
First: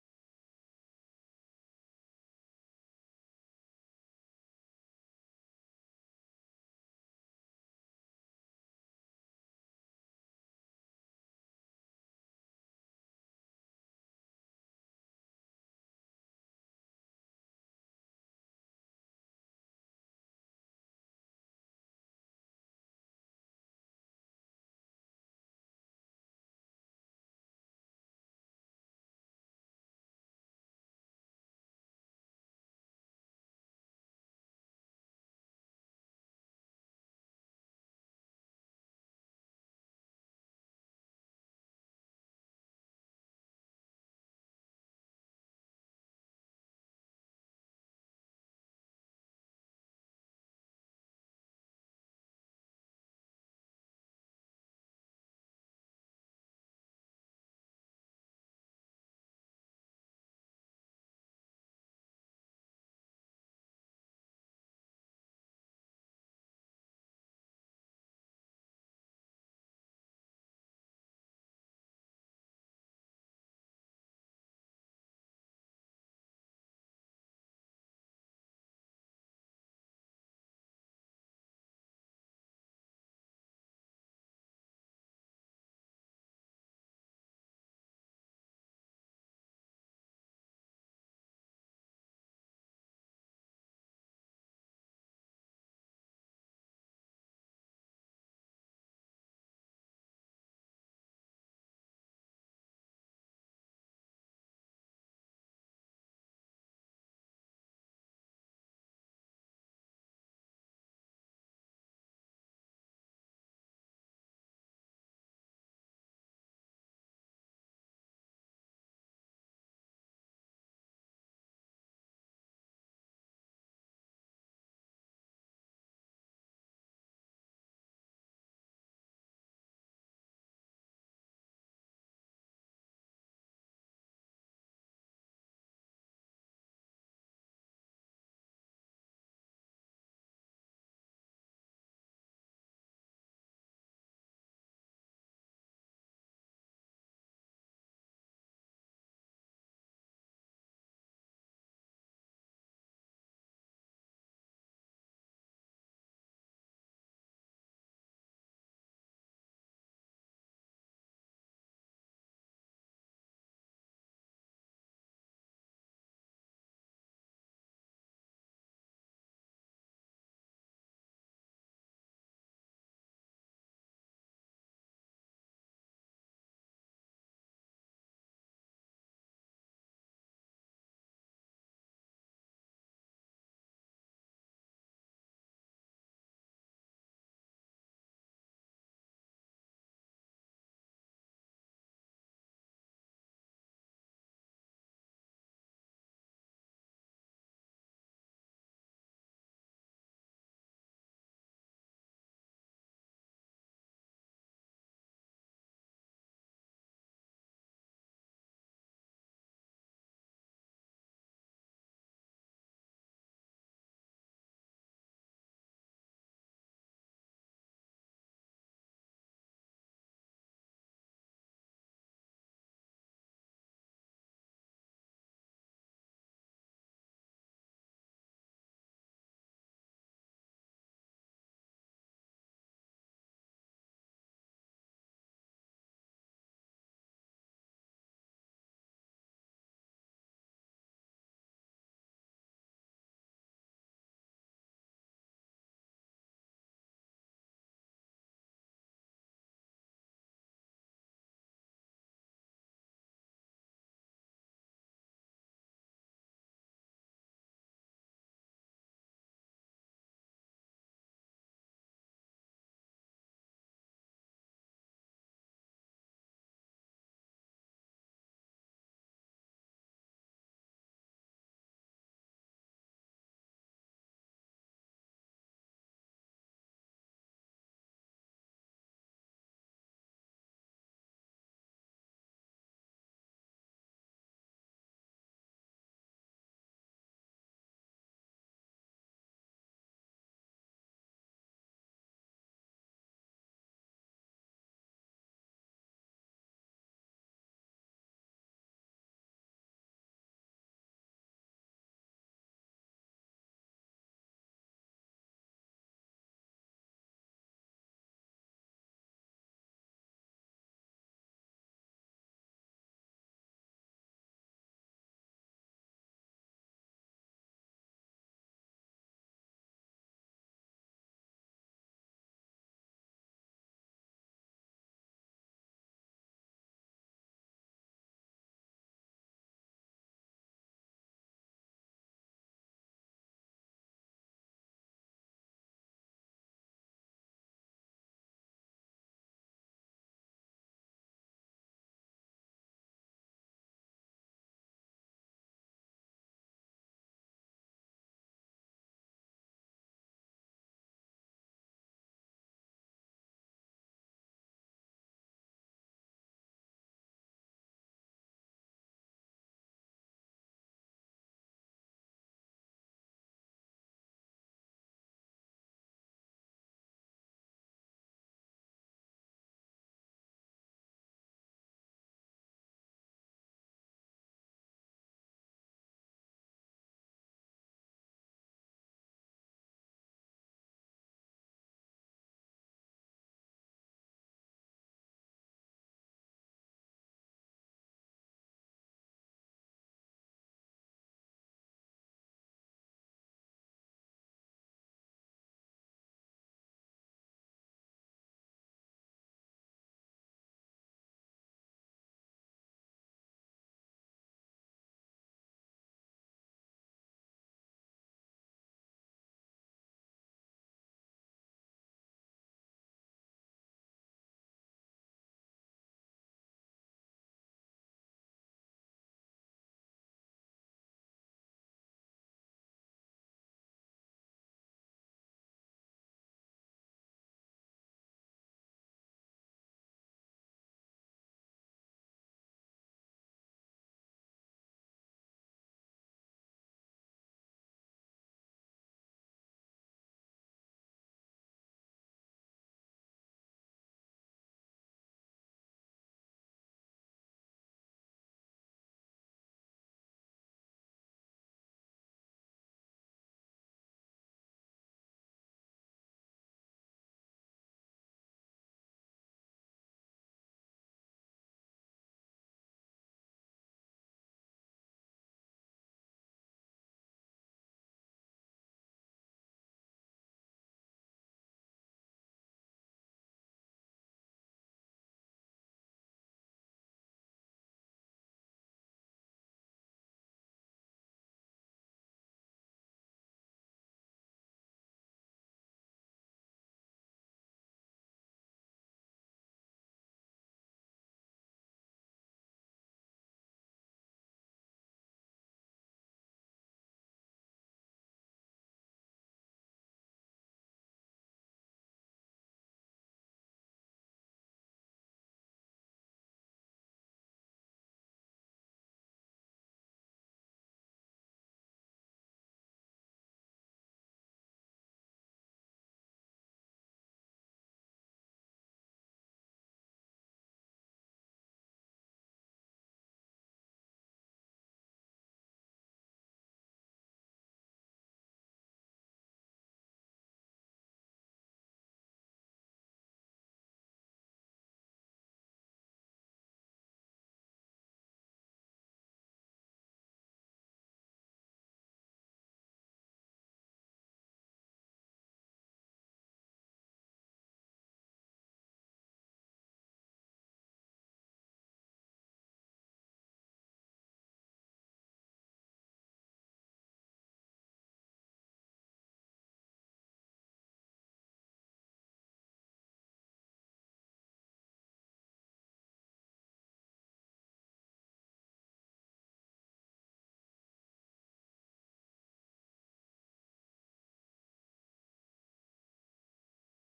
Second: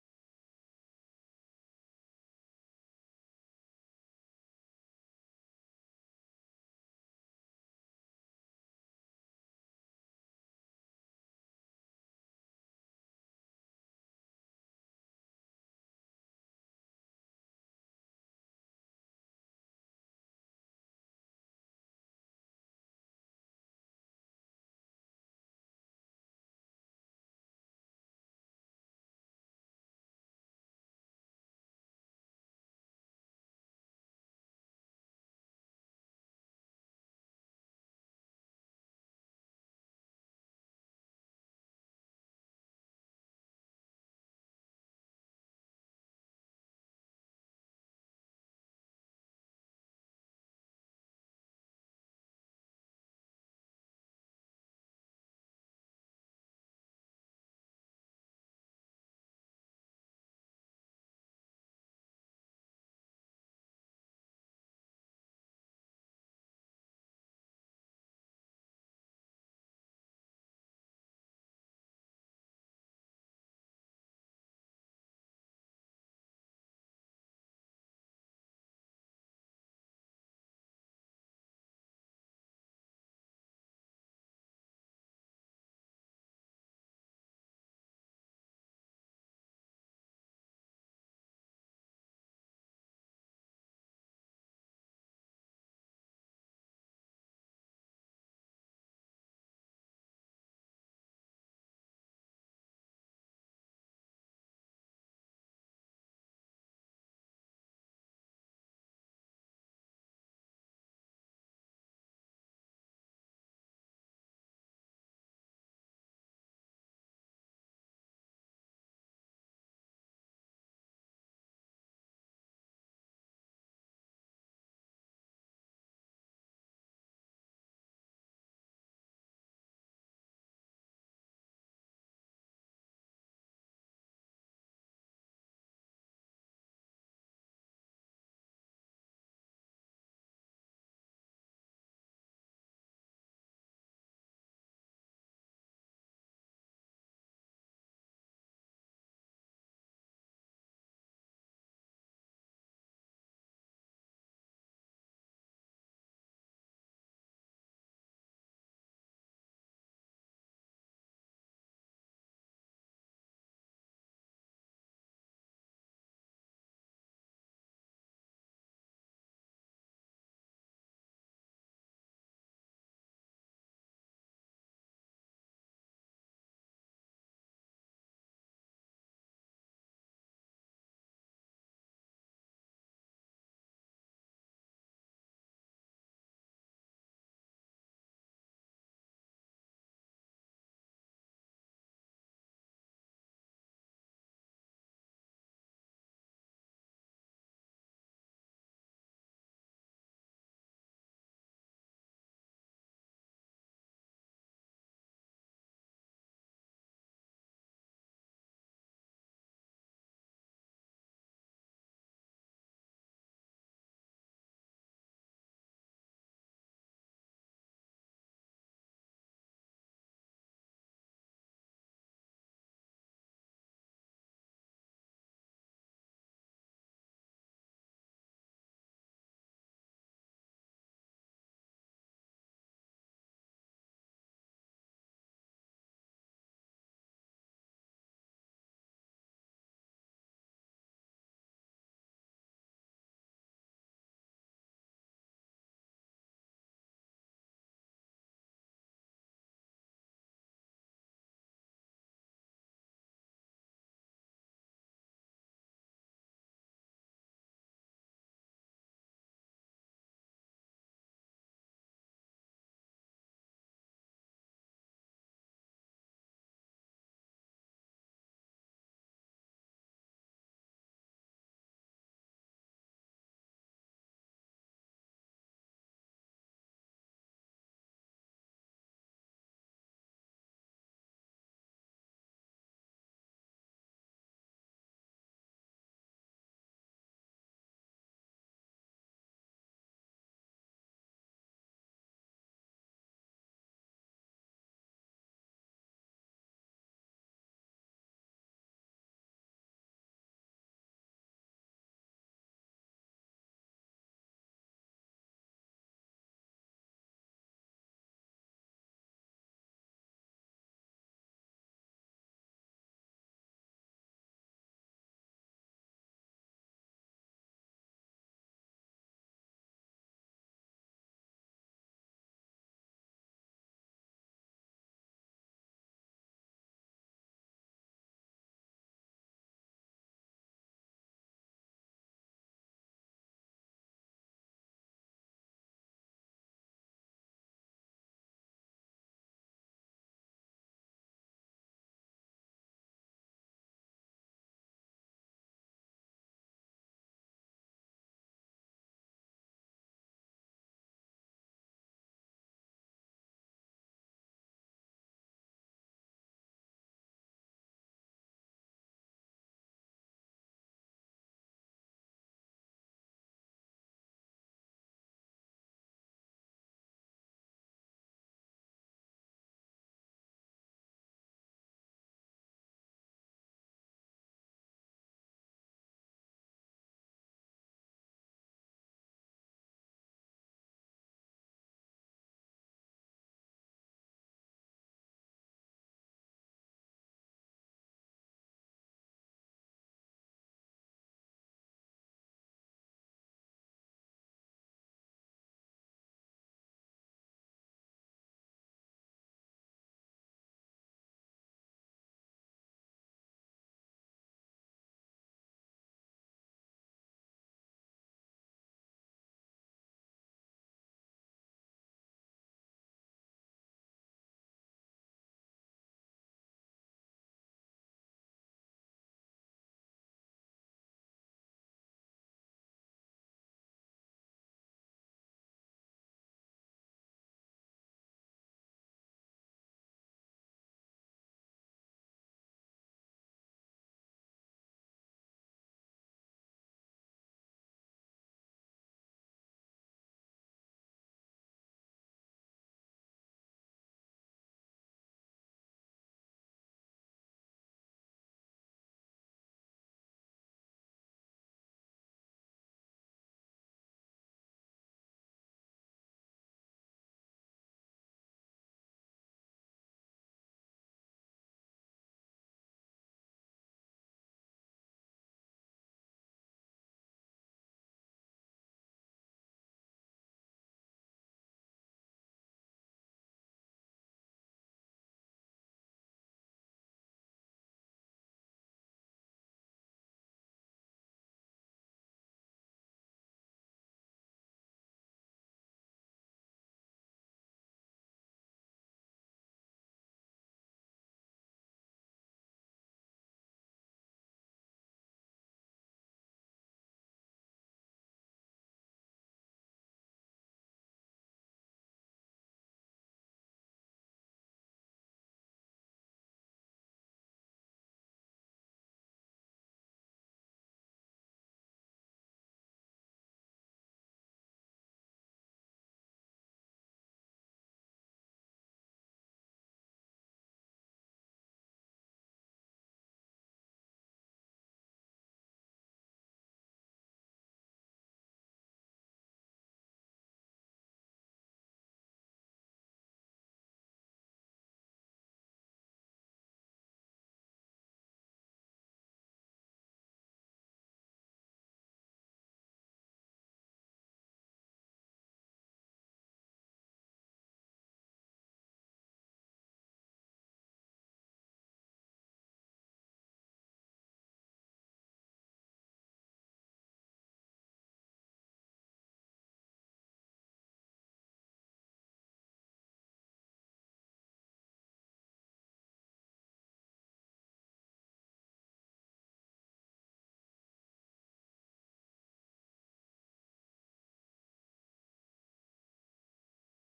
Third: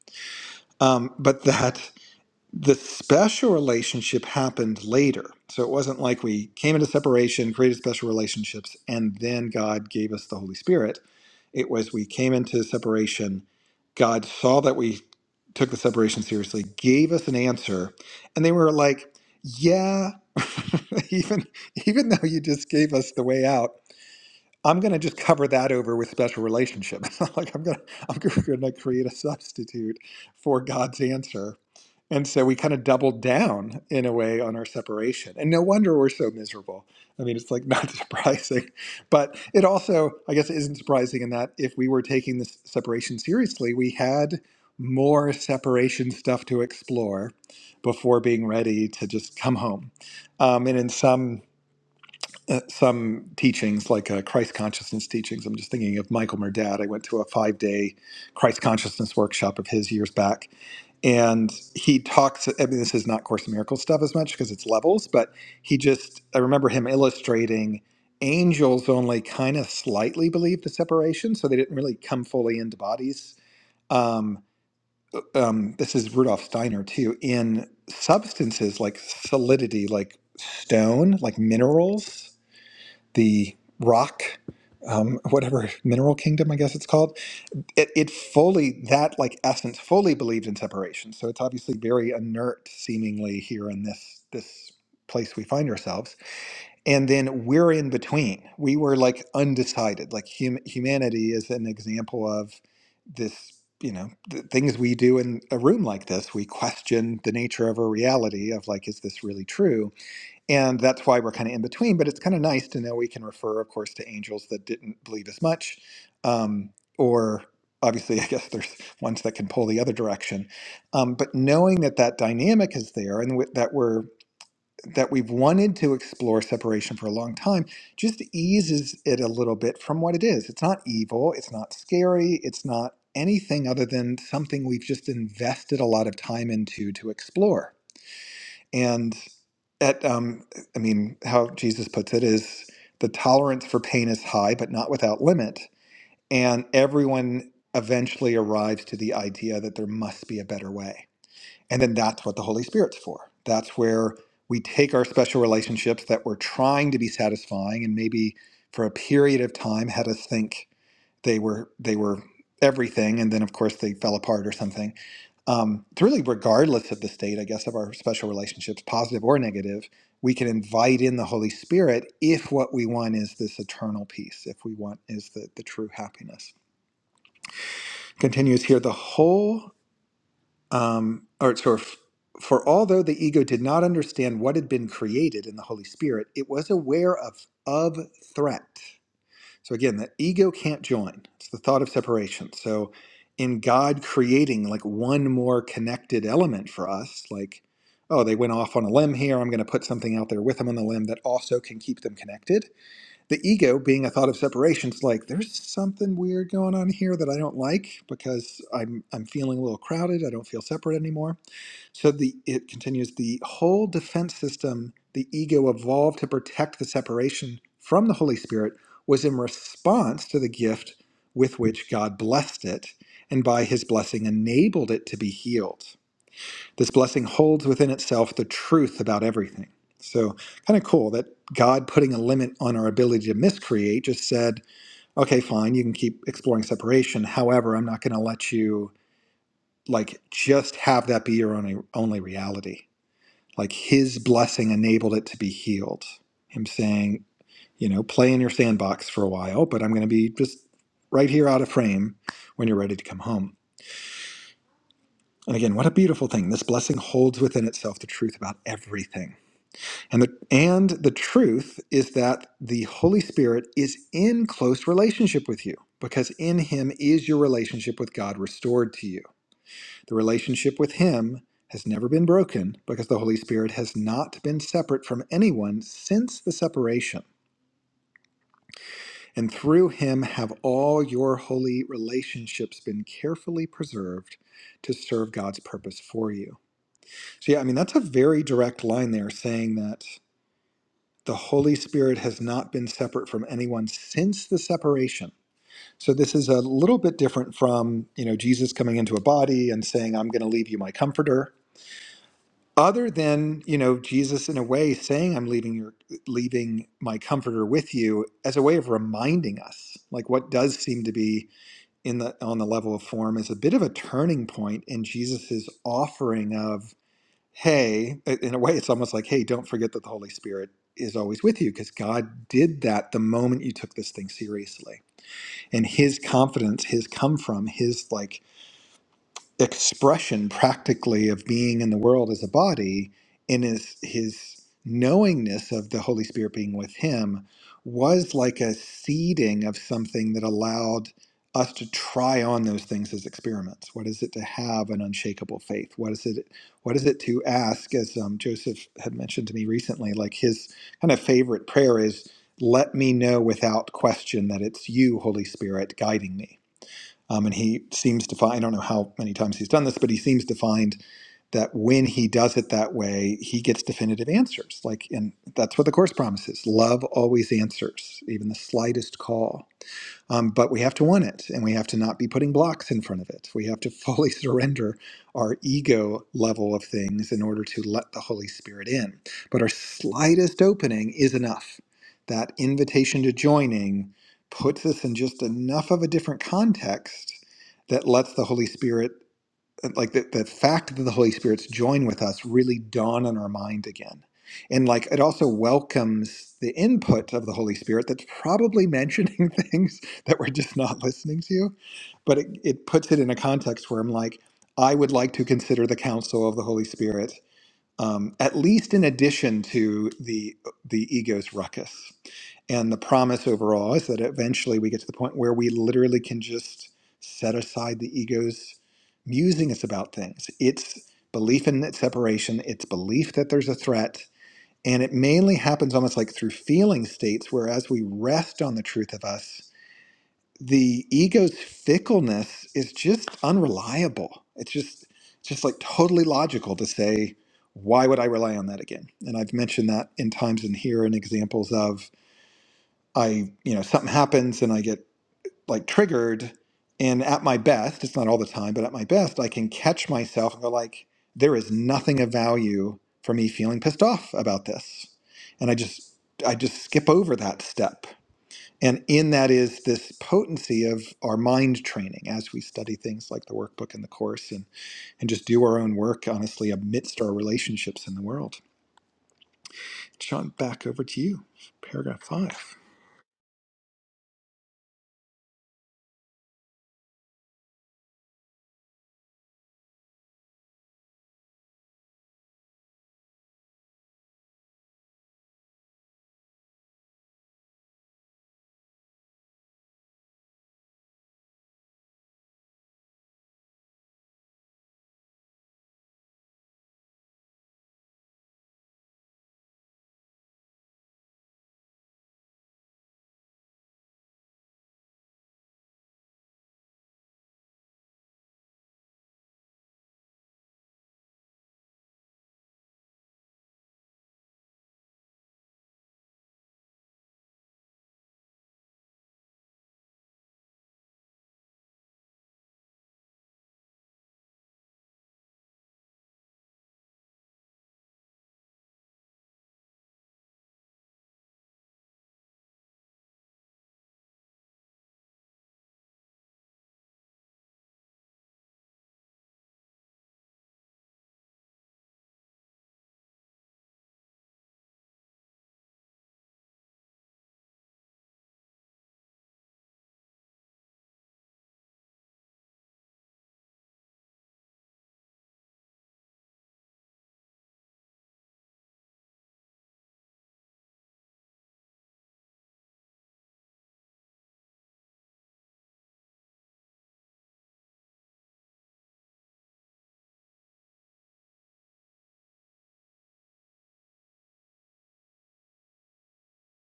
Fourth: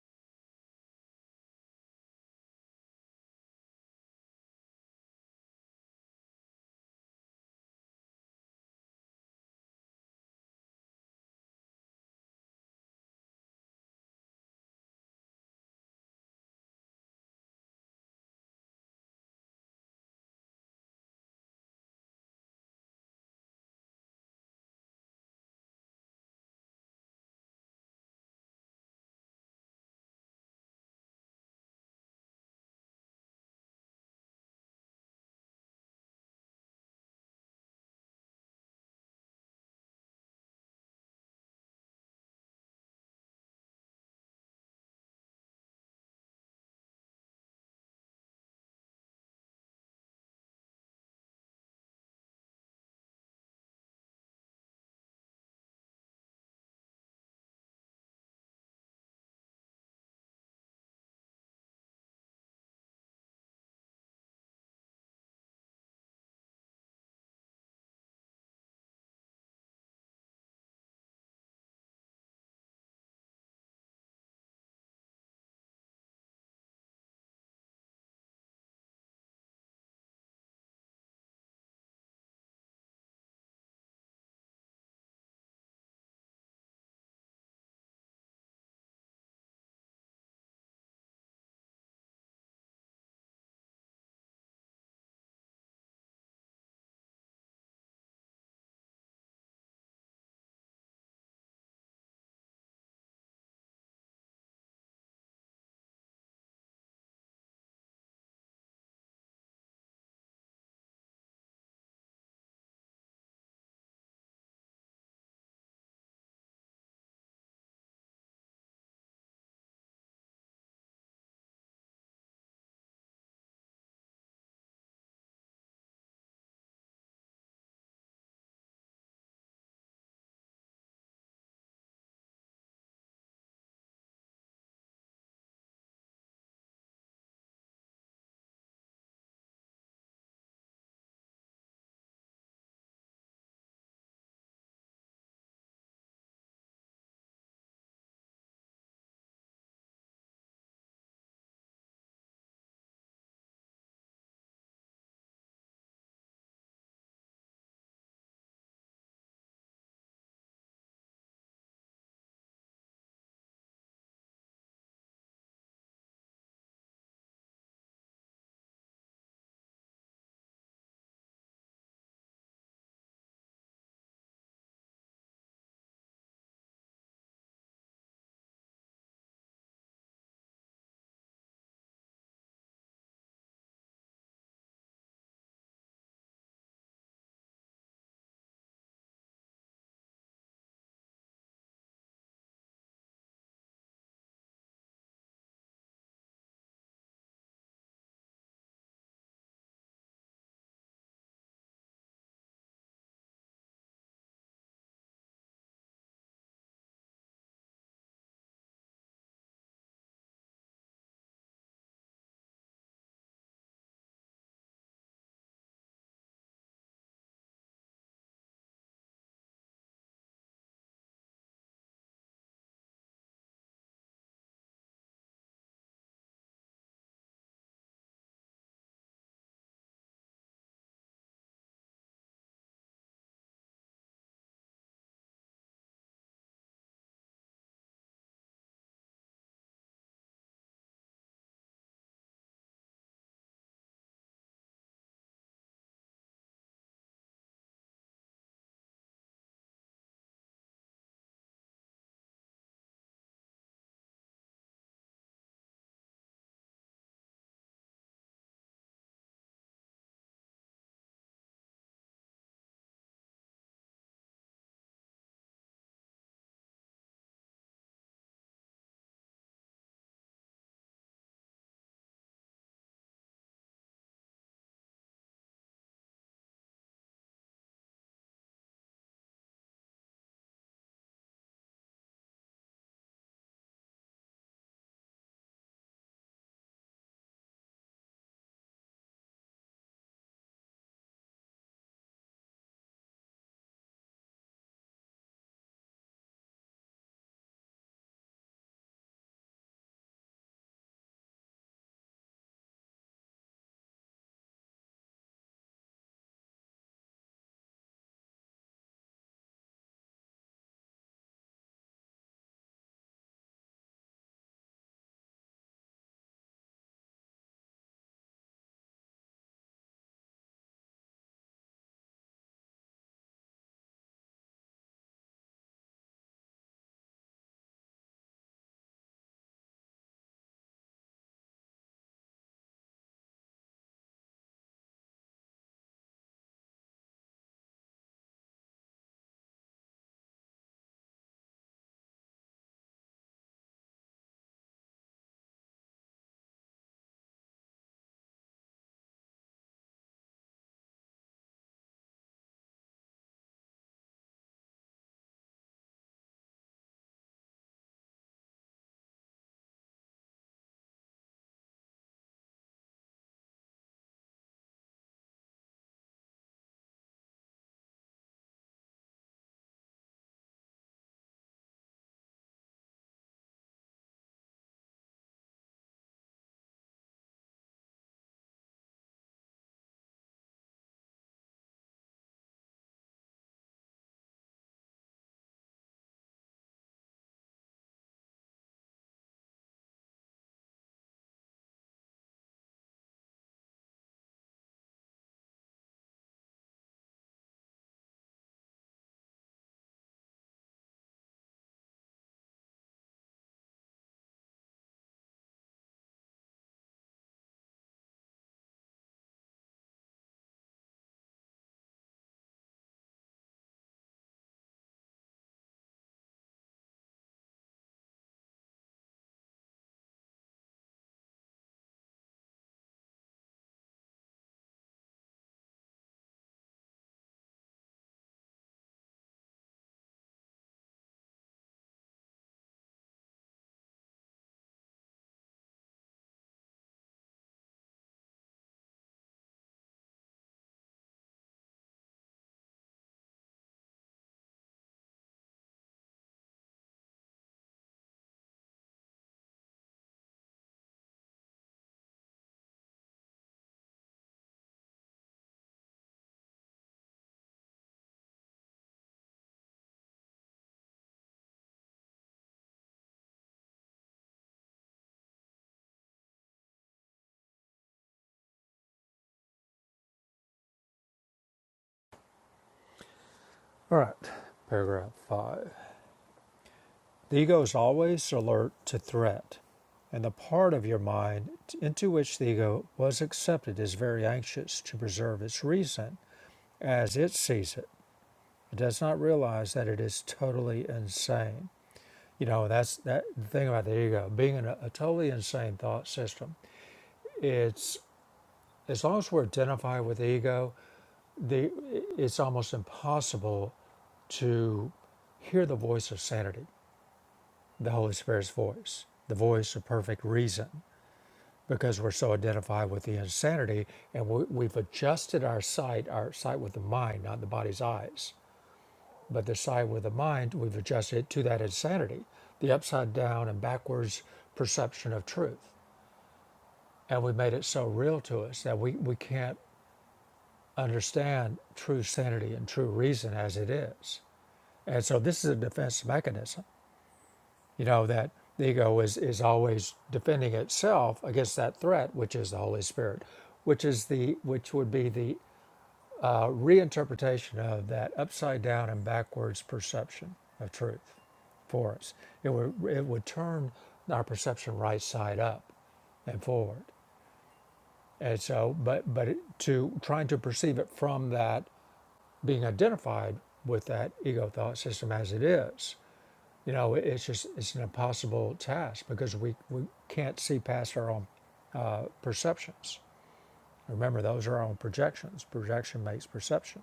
Speaker 2: Um, but that the special relationship happened later. So it wasn't like we came into separation, created special relationships, and then God gave us the Holy Spirit. It was we came into separation, God saw that we took the separation seriously, gave us an answer, and they were like, "Yeah, even even though you just gave us the way out, I'm going to just cover that over with special relationship. It's not like I'm going to I'm going to create a substitute for God's answer. And so we kind of doubled down in a way on our separation. And no wonder we're so miserable. I mean, it's like not surprising, but it also I guess isn't surprising in that if we were taking this separation seriously, we had more separation stuff to explore before being ready to just come home. Um, and in some uh, some teachings, like uh, Christ consciousness teachings. I'm just thinking of Michael Merdad. I went to a five day Christ consciousness workshop of his years back. And he talks, I mean, this is not Course in Miracles stuff as much because it's levels, but he just, I remember him illustrating angels only kind of slightly believed the separation. So they didn't really come fully into bodies. Um, um, this is Rudolf Steiner too. In substances like solidity, like stone, like minerals the rock um, whatever mineral kingdom i guess it's called it, it fully that like essence fully believed in separation so it's obviously very inert seemingly here in this this place we find ourselves and then we're in between we were like undecided like hum- humanity is an example of this you know the things we do in a room like this we question the nature of our reality of like is this really true and that's why we're kind of in between but it's kind of nice to know we can refer of course to angels that didn't believe as much um, or obviously i guess there's ones that can pull the other direction um, but knowing that that dynamic is there and wi- that we're that we've wanted to explore separation for a long time just eases it a little bit from what it is it's not evil it's not scary it's not anything other than something we've just invested a lot of time into to explore and at, um, I mean, how Jesus puts it is the tolerance for pain is high, but not without limit. And everyone eventually arrives to the idea that there must be a better way. And then that's what the Holy Spirit's for. That's where we take our special relationships that we're trying to be satisfying and maybe for a period of time had us think they were they were everything, and then of course they fell apart or something. Um, it's really regardless of the state, I guess, of our special relationships, positive or negative, we can invite in the Holy Spirit if what we want is this eternal peace, if we want is the, the true happiness. Continues here the whole, um, or sort of, for although the ego did not understand what had been created in the Holy Spirit, it was aware of of threat so again, the ego can't join. It's the thought of separation. So in God creating like one more connected element for us, like, oh, they went off on a limb here, I'm going to put something out there with them on the limb that also can keep them connected. The ego being a thought of separation, it's like there's something weird going on here that I don't like because I'm I'm feeling a little crowded, I don't feel separate anymore so the it continues the whole defense system the ego evolved to protect the separation from the Holy Spirit was in response to the gift with which God blessed it and by his blessing enabled it to be healed. This blessing holds within itself the truth about everything. So kind of cool that God putting a limit on our ability to miscreate just said, okay, fine, you can keep exploring separation. However, I'm not going to let you like just have that be your only only reality like his blessing enabled it to be healed. Him saying, you know, play in your sandbox for a while, but I'm going to be just right here out of frame when you're ready to come home. And again, what a beautiful thing. This blessing holds within itself the truth about everything. And the and the truth is that the Holy Spirit is in close relationship with you because in him is your relationship with God restored to you. The relationship with Him has never been broken because the Holy Spirit has not been separate from anyone since the separation. And through Him have all your holy relationships been carefully preserved to serve God's purpose for you. So, yeah, I mean, that's a very direct line there saying that the Holy Spirit has not been separate from anyone since the separation. So this is a little bit different from, you know, Jesus coming into a body and saying, "I'm going to leave you my comforter." other than you know Jesus in a way saying I'm leaving your leaving my comforter with you as a way of reminding us like what does seem to be in the on the level of form is a bit of a turning point in Jesus's offering of hey in a way it's almost like hey don't forget that the Holy Spirit is always with you because God did that the moment you took this thing seriously and his confidence his come from his like expression practically of being in the world as a body in his his knowingness of the holy spirit being with him was like a seeding of something that allowed us to try on those things as experiments what is it to have an unshakable faith what is it what is it to ask as um, joseph had mentioned to me recently like his kind of favorite prayer is let me know without question that it's you holy spirit guiding me um, and he seems to find, I don't know how many times he's done this, but he seems to find that when he does it that way, he gets definitive answers. Like, and that's what the Course promises love always answers, even the slightest call. Um, but we have to want it, and we have to not be putting blocks in front of it. We have to fully surrender our ego level of things in order to let the Holy Spirit in. But our slightest opening is enough. That invitation to joining puts us in just enough of a different context that lets the Holy Spirit like the, the fact that the Holy Spirit's joined with us really dawn on our mind again. And like it also welcomes the input of the Holy Spirit that's probably mentioning things that we're just not listening to, but it, it puts it in a context where I'm like, I would like to consider the counsel of the Holy Spirit um, at least in addition to the the ego's ruckus. And the promise overall is that eventually we get to the point where we literally can just set aside the ego's musings about things. Its belief in its separation, its belief that there's a threat, and it mainly happens almost like through feeling states, where as we rest on the truth of us, the ego's fickleness is just unreliable. It's just it's just like totally logical to say, why would I rely on that again? And I've mentioned that in times in here and examples of I, you know, something happens and I get like triggered and at my best, it's not all the time, but at my best, I can catch myself and go like, there is nothing of value for me feeling pissed off about this. And I just I just skip over that step and in that is this potency of our mind training as we study things like the workbook and the course and, and just do our own work, honestly, amidst our relationships in the world. Sean, back over to you, paragraph five.
Speaker 1: all right paragraph five The ego is always alert to threat, and the part of your mind into which the ego was accepted is very anxious to preserve its reason as it sees it. It does not realize that it is totally insane. You know, that's that the thing about the ego being in a, a totally insane thought system. It's as long as we're identified with the ego, the, it's almost impossible to hear the voice of sanity, the Holy Spirit's voice, the voice of perfect reason because we're so identified with the insanity and we, we've adjusted our sight, our sight with the mind, not the body's eyes, but the sight with the mind, we've adjusted it to that insanity, the upside down and backwards perception of truth. And we made it so real to us that we, we can't understand true sanity and true reason as it is. And so this is a defense mechanism, you know, that the ego is, is always defending itself against that threat, which is the Holy Spirit, which is the which would be the a reinterpretation of that upside down and backwards perception of truth for us. It would, it would turn our perception right side up and forward. And so, but, but it, to trying to perceive it from that being identified with that ego thought system as it is, you know, it's just, it's an impossible task because we, we can't see past our own perceptions. Remember, those are our own projections. Projection makes perception.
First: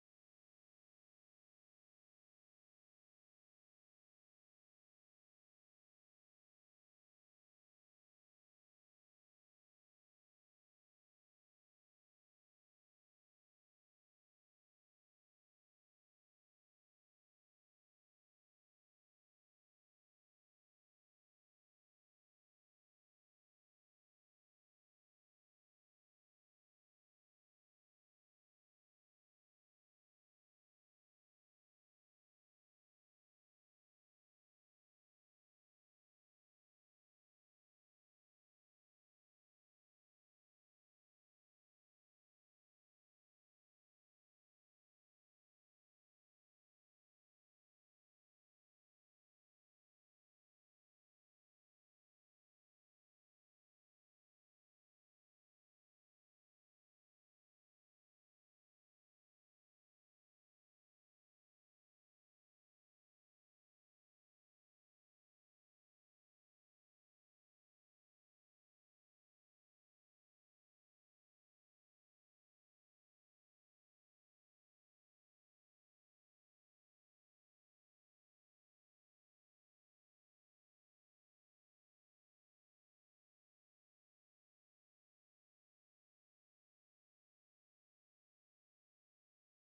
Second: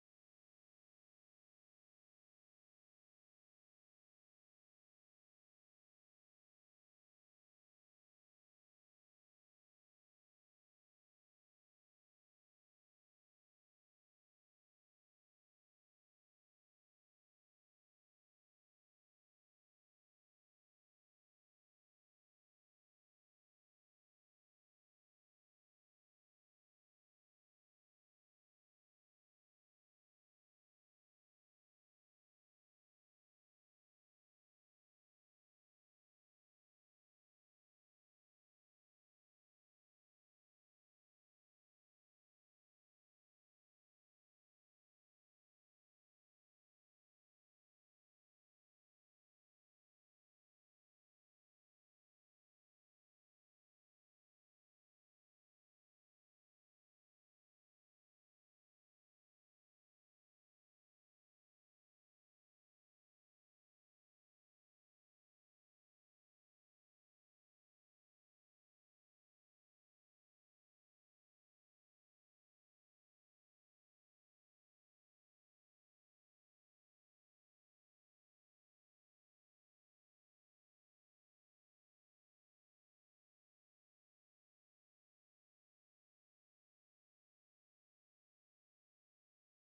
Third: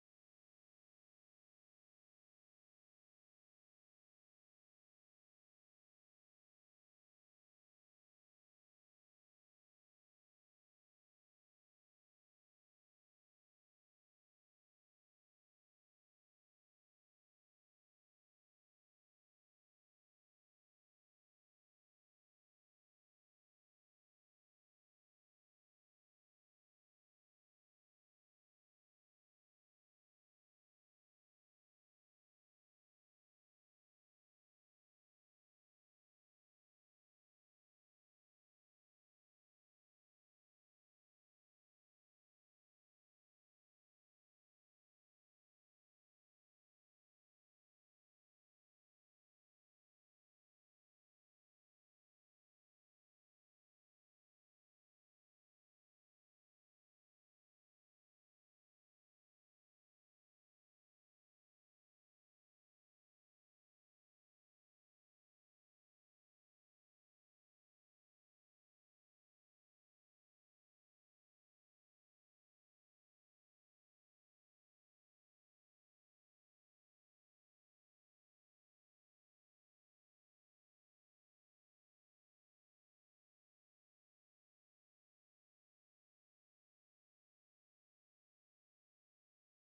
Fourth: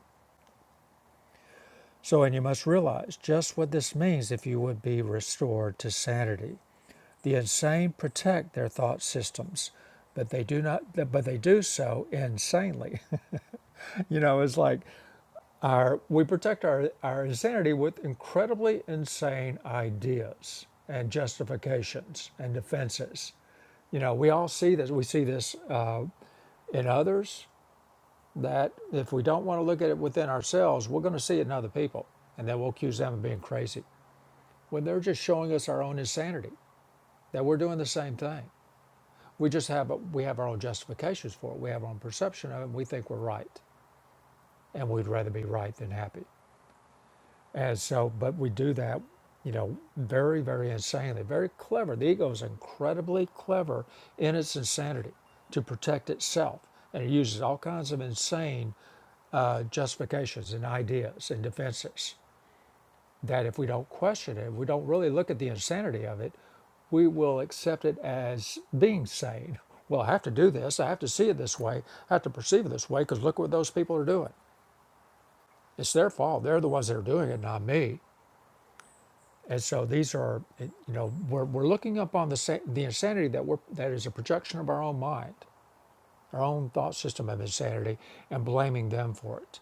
Speaker 1: So, and you must realize just what this means if you would be restored to sanity. The insane protect their thought systems, but they do not. But they do so insanely. you know, it's like our we protect our our insanity with incredibly insane ideas and justifications and defenses. You know, we all see this. We see this uh, in others. That if we don't want to look at it within ourselves, we're going to see it in other people, and then we'll accuse them of being crazy. when they're just showing us our own insanity that we're doing the same thing we just have a, we have our own justifications for it we have our own perception of it and we think we're right and we'd rather be right than happy and so but we do that you know very very insanely very clever the ego is incredibly clever in its insanity to protect itself and it uses all kinds of insane uh, justifications and ideas and defenses that if we don't question it, if we don't really look at the insanity of it, we will accept it as being sane. Well, I have to do this. I have to see it this way. I have to perceive it this way because look what those people are doing. It's their fault. They're the ones that are doing it, not me. And so these are, you know, we're, we're looking up on the the insanity that we're that is a projection of our own mind, our own thought system of insanity, and blaming them for it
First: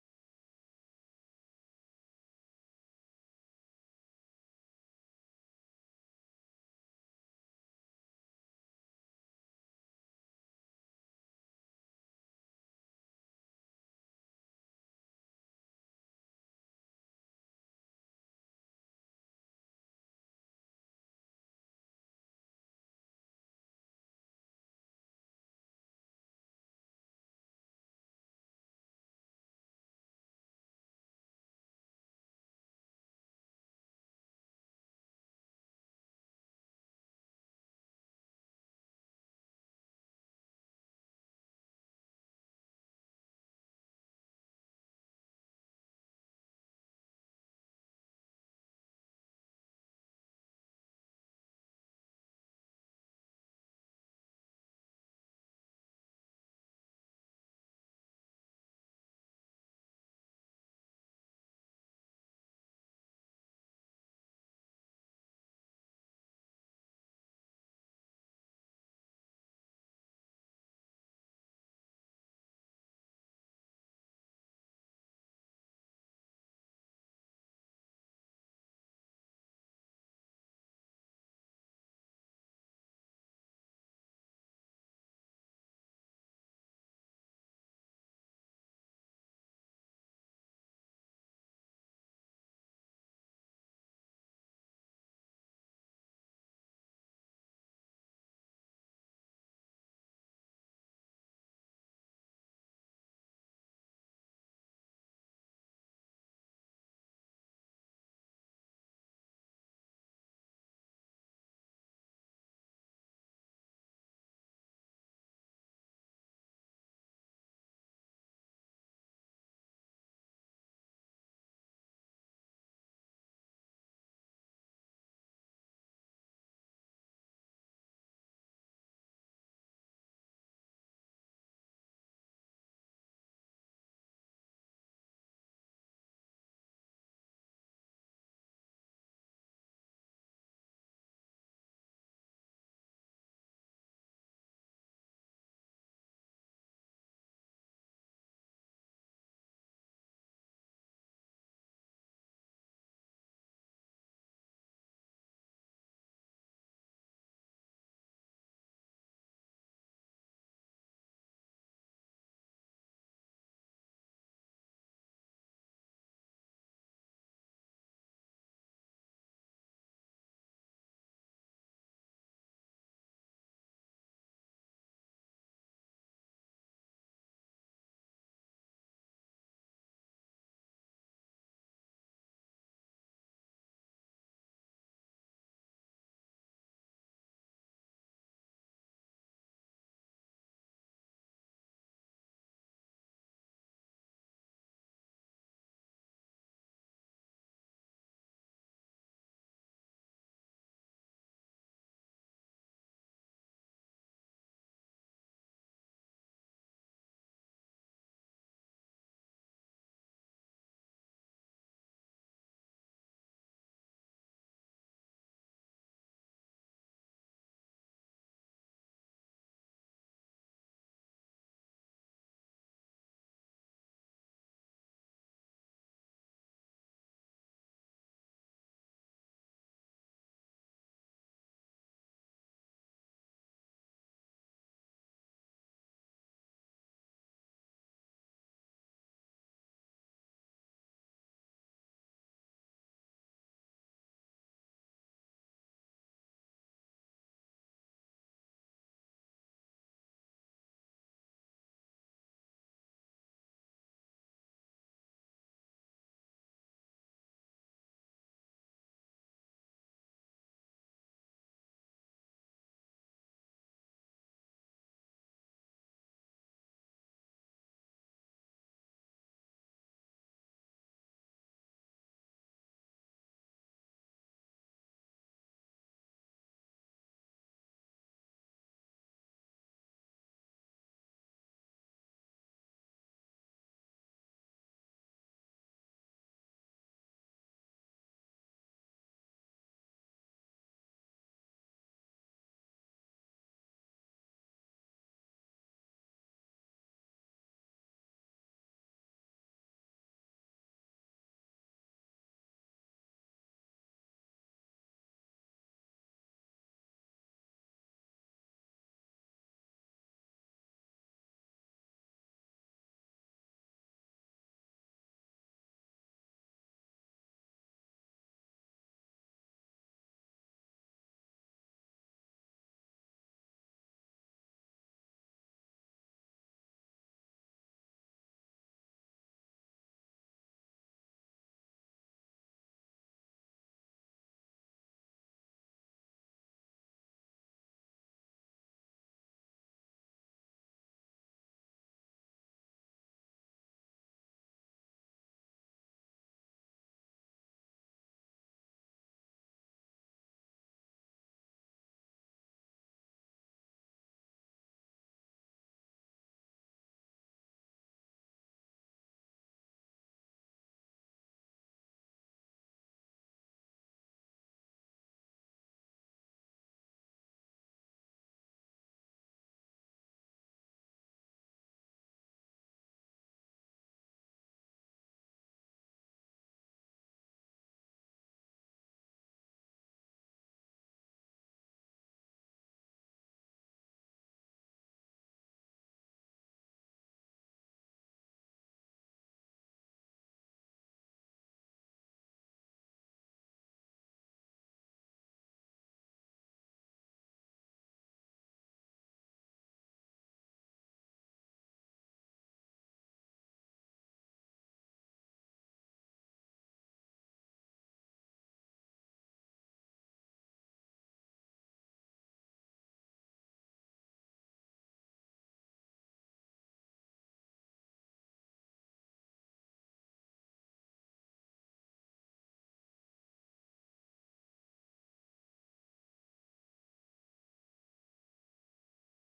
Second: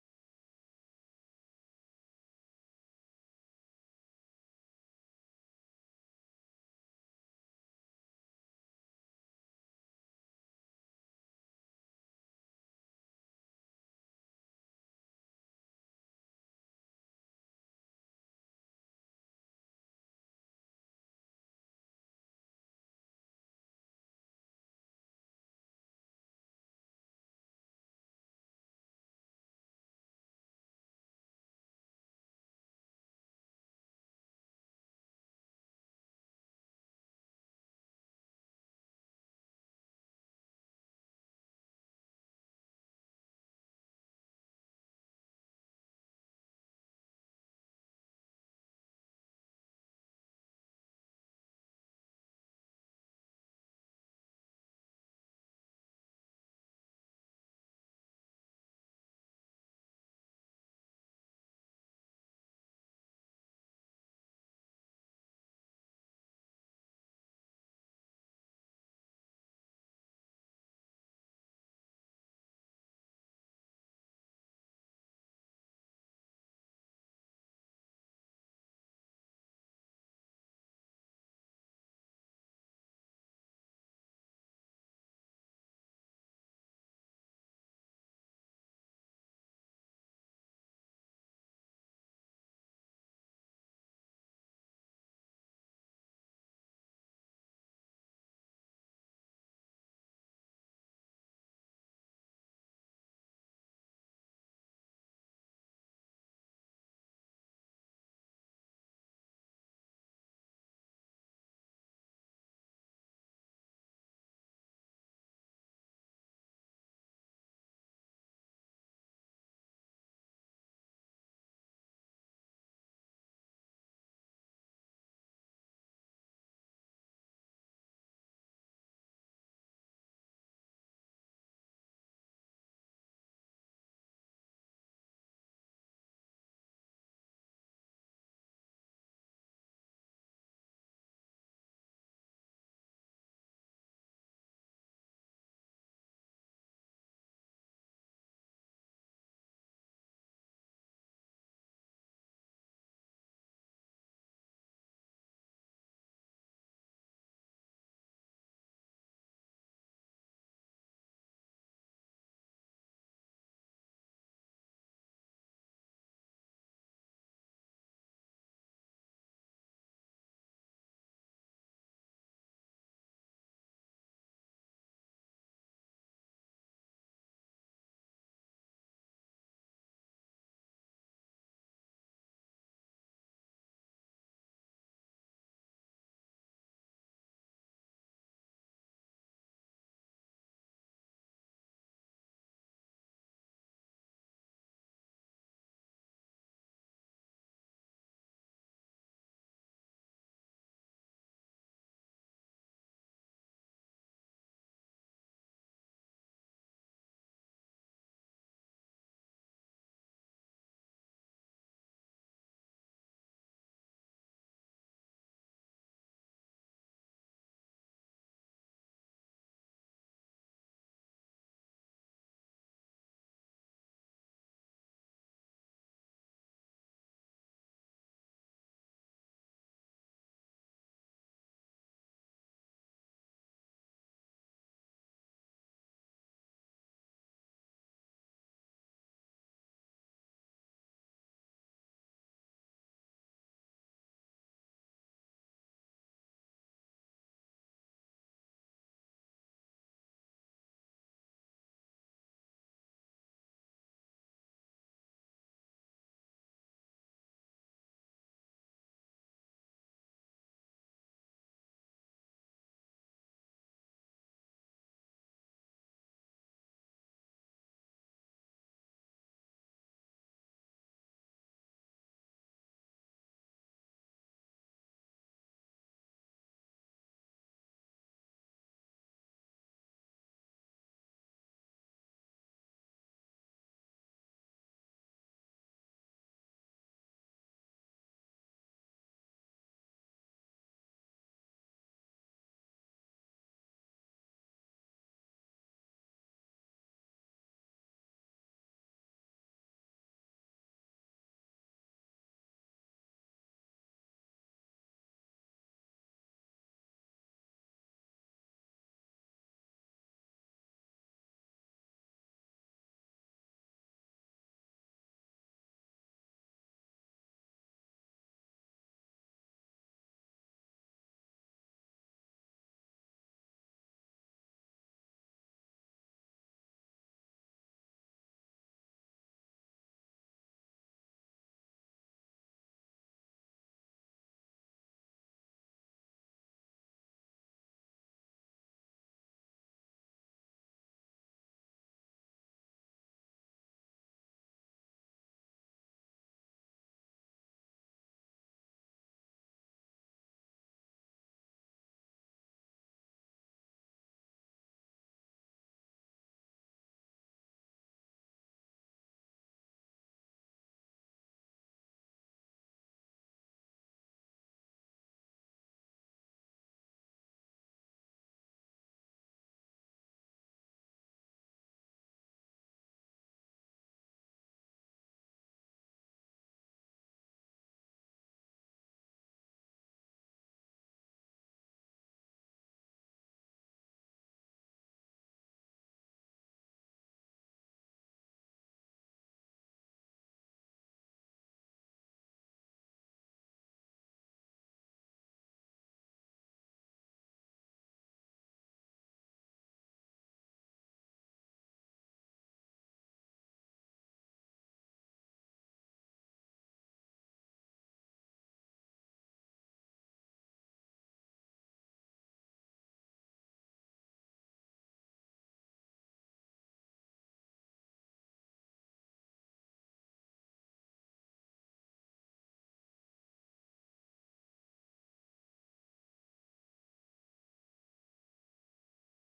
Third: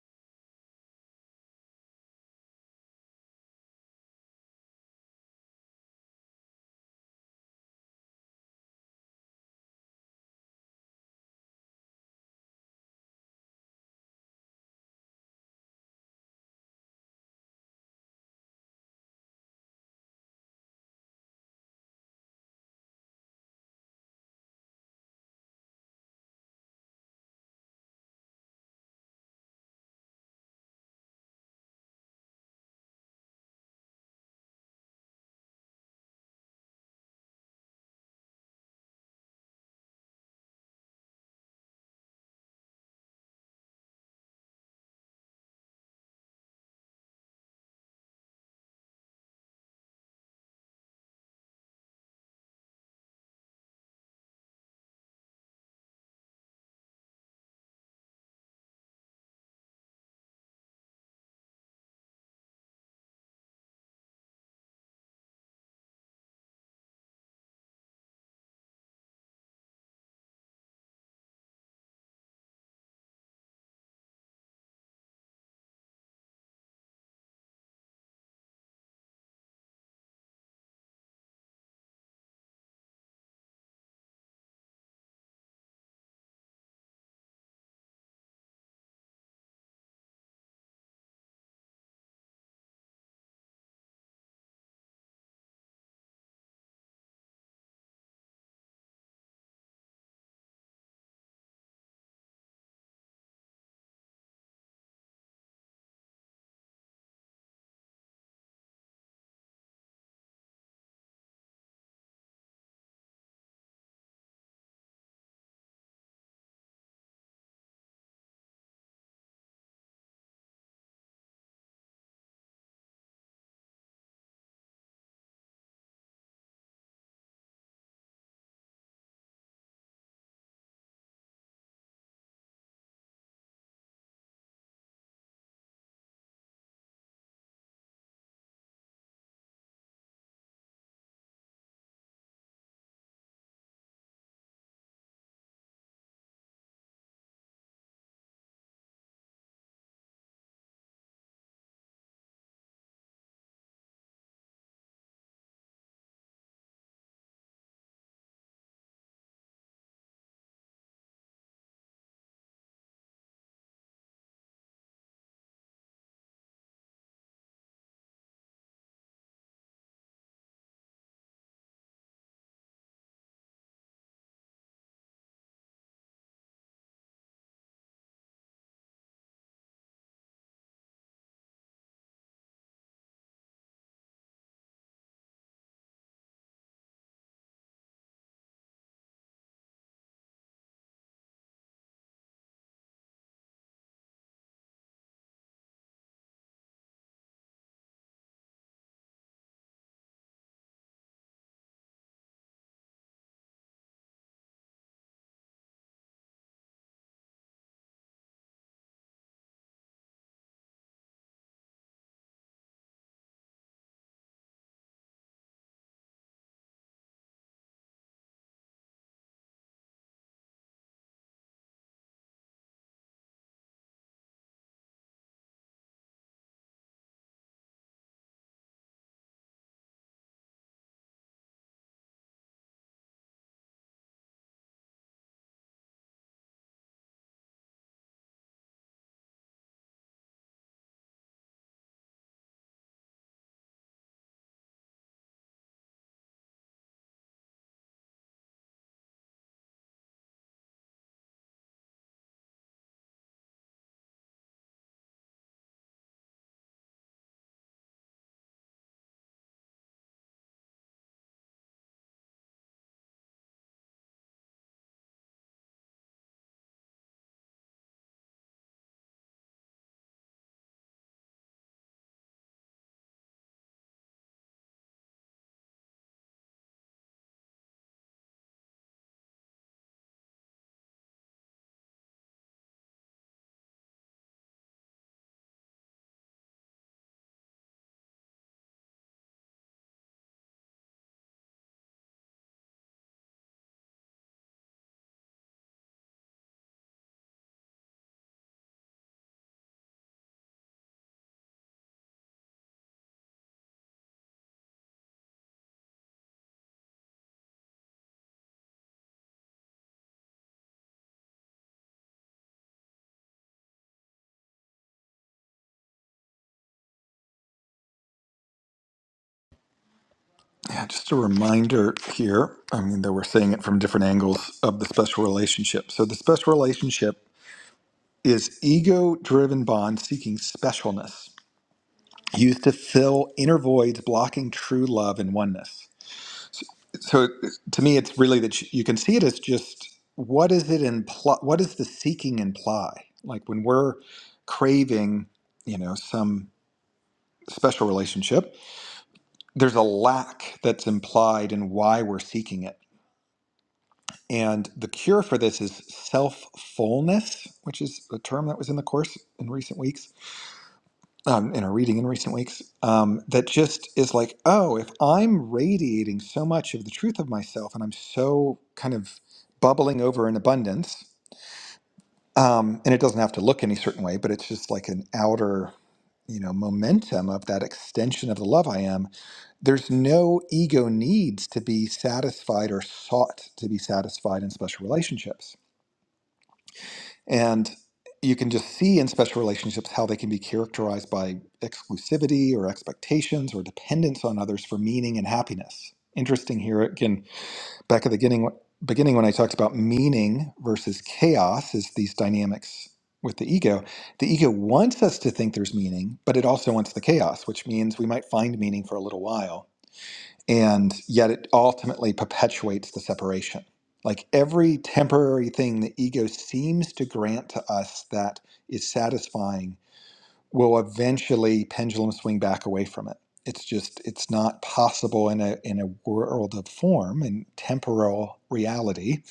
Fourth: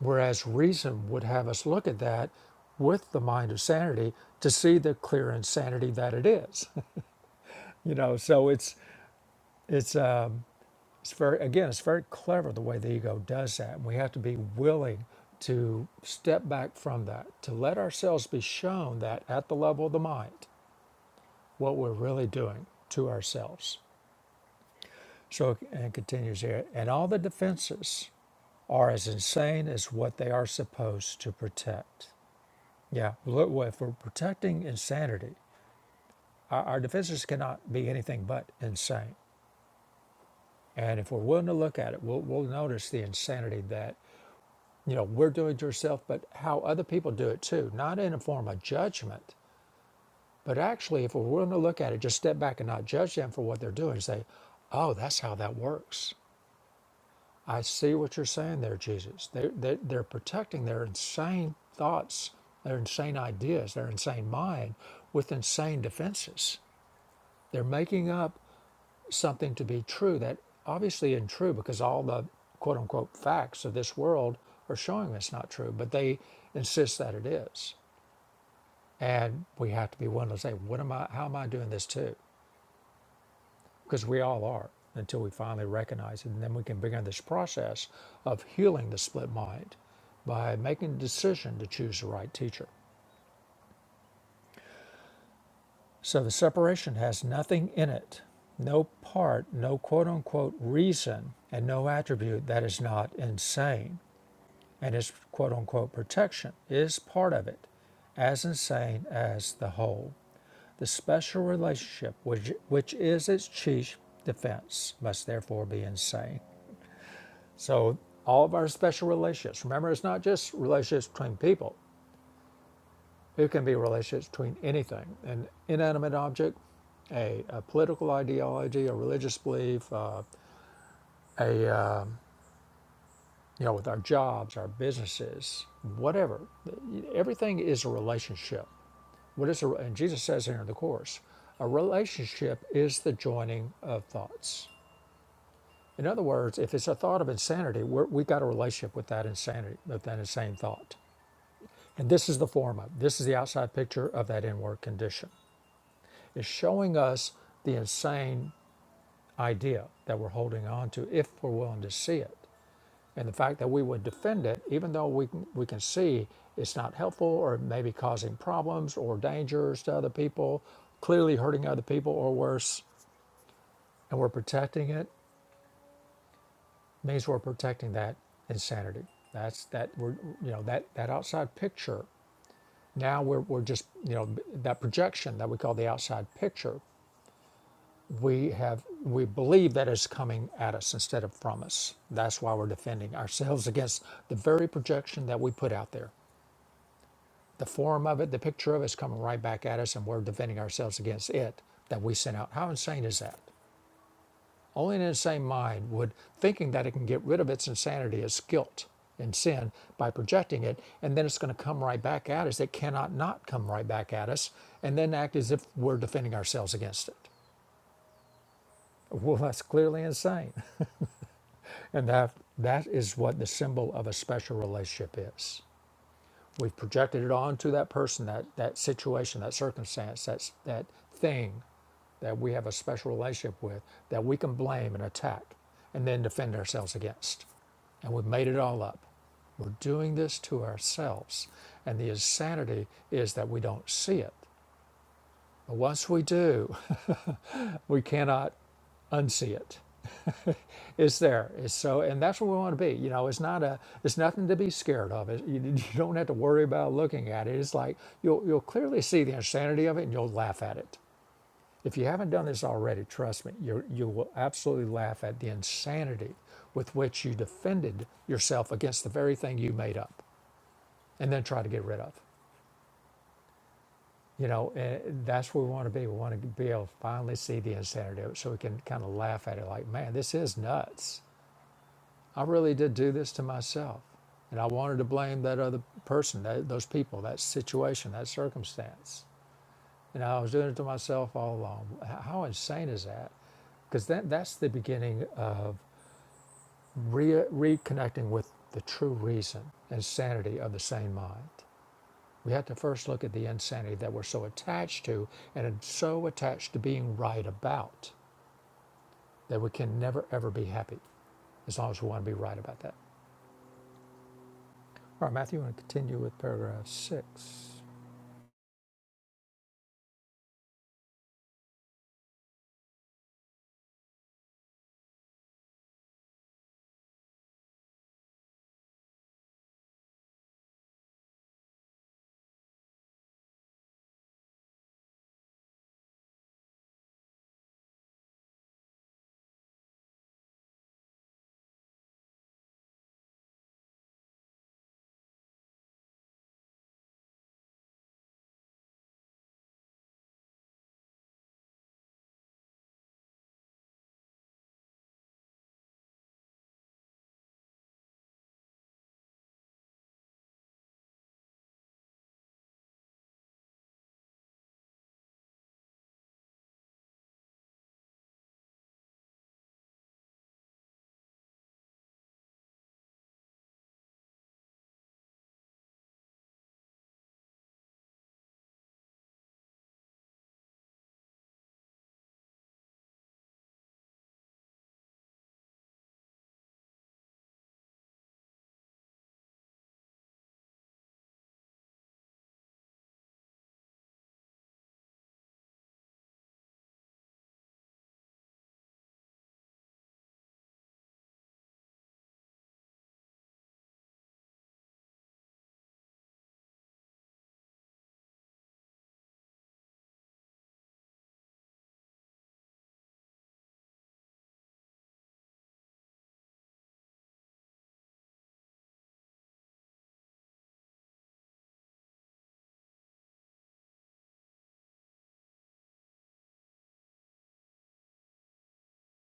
Speaker 1: Whereas reason would have us look at that with the mind of sanity to see the clear insanity that it is. you know, so it's it's uh, it's very again, it's very clever the way the ego does that. And we have to be willing to step back from that, to let ourselves be shown that at the level of the mind, what we're really doing to ourselves. So and it continues here, and all the defenses are as insane as what they are supposed to protect. Yeah, well, if we're protecting insanity, our, our defenses cannot be anything but insane. And if we're willing to look at it, we'll, we'll notice the insanity that, you know, we're doing to ourselves, but how other people do it too, not in a form of judgment, but actually, if we're willing to look at it, just step back and not judge them for what they're doing, say, oh, that's how that works. I see what you're saying there, Jesus. They're, they're, they're protecting their insane thoughts, their insane ideas, their insane mind with insane defenses They're making up something to be true that obviously isn't true because all the quote unquote facts of this world are showing it's not true, but they insist that it is. And we have to be willing to say, what am I, how am I doing this too? Because we all are until we finally recognize it. And then we can begin this process of healing the split mind by making a decision to choose the right teacher. So the separation has nothing in it, no part, no quote unquote reason, and no attribute that is not insane. And its quote unquote protection is part of it, as insane as the whole. The special relationship, which, which is its chief defense, must therefore be insane. So all of our special relationships, remember, it's not just relationships between people, It can be relationships between anything an inanimate object, a, a political ideology, a religious belief, uh, a, um you know, with our jobs, our businesses, whatever. Everything is a relationship. What is a, and Jesus says here in the Course, a relationship is the joining of thoughts. In other words, if it's a thought of insanity, we're, we got a relationship with that insanity, with that insane thought. And this is the form of, this is the outside picture of that inward condition. Is showing us the insane idea that we're holding on to if we're willing to see it. And the fact that we would defend it, even though we can, we can see it's not helpful or maybe causing problems or dangers to other people, clearly hurting other people or worse, and we're protecting it, means we're protecting that insanity. That's that we're, you know, that, that outside picture. Now we're, we're just, you know, that projection that we call the outside picture we have we believe that it's coming at us instead of from us that's why we're defending ourselves against the very projection that we put out there the form of it the picture of it is coming right back at us and we're defending ourselves against it that we sent out how insane is that only an insane mind would thinking that it can get rid of its insanity its guilt and sin by projecting it and then it's going to come right back at us it cannot not come right back at us and then act as if we're defending ourselves against it well that's clearly insane And that that is what the symbol of a special relationship is. We've projected it onto that person, that that situation, that circumstance, that's that thing that we have a special relationship with that we can blame and attack and then defend ourselves against. And we've made it all up. We're doing this to ourselves. And the insanity is that we don't see it. But once we do, we cannot unsee it. It's there. It's so, and that's what we want to be. You know, it's not a, it's nothing to be scared of. It, you, you don't have to worry about looking at it. It's like you'll you'll clearly see the insanity of it, and you'll laugh at it. If you haven't done this already, trust me, you you will absolutely laugh at the insanity with which you defended yourself against the very thing you made up, and then try to get rid of. You know, and that's where we want to be. We want to be able to finally see the insanity of it, so we can kind of laugh at it, like, man, this is nuts. I really did do this to myself. And I wanted to blame that other person, that, those people, that situation, that circumstance. And I was doing it to myself all along. How insane is that? Because that, that's the beginning of re- reconnecting with the true reason and sanity of the sane mind. We have to first look at the insanity that we're so attached to and so attached to being right about that we can never, ever be happy as long as we want to be right about that. All right, Matthew, you want to continue with paragraph six?
Speaker 2: Yeah, just a reminder here. I mean, though we're saying it from different angles of the special relationship. So the special relationship is ego driven bond seeking specialness, used to fill inner voids blocking true love and oneness. so to me it's really that you you can see it as just what is it imply what does the seeking imply like when we're craving you know some special relationship there's a lack that's implied in why we're seeking it and the cure for this is self fullness which is a term that was in the course in recent weeks um, in a reading in recent weeks um, that just is like, oh, if I'm radiating so much of the truth of myself and I'm so kind of bubbling over in abundance, um, and it doesn't have to look any certain way, but it's just like an outer, you know, momentum of that extension of the love I am. There's no ego needs to be satisfied or sought to be satisfied in special relationships and you can just see in special relationships how they can be characterized by exclusivity or expectations or dependence on others for meaning and happiness. Interesting here again, back at the beginning, beginning when I talked about meaning versus chaos, is these dynamics with the ego. The ego wants us to think there's meaning, but it also wants the chaos, which means we might find meaning for a little while and yet it ultimately perpetuates the separation. Like every temporary thing the ego seems to grant to us that is satisfying will eventually pendulum swing back away from it. It's just it's not possible in a in a world of form and temporal reality,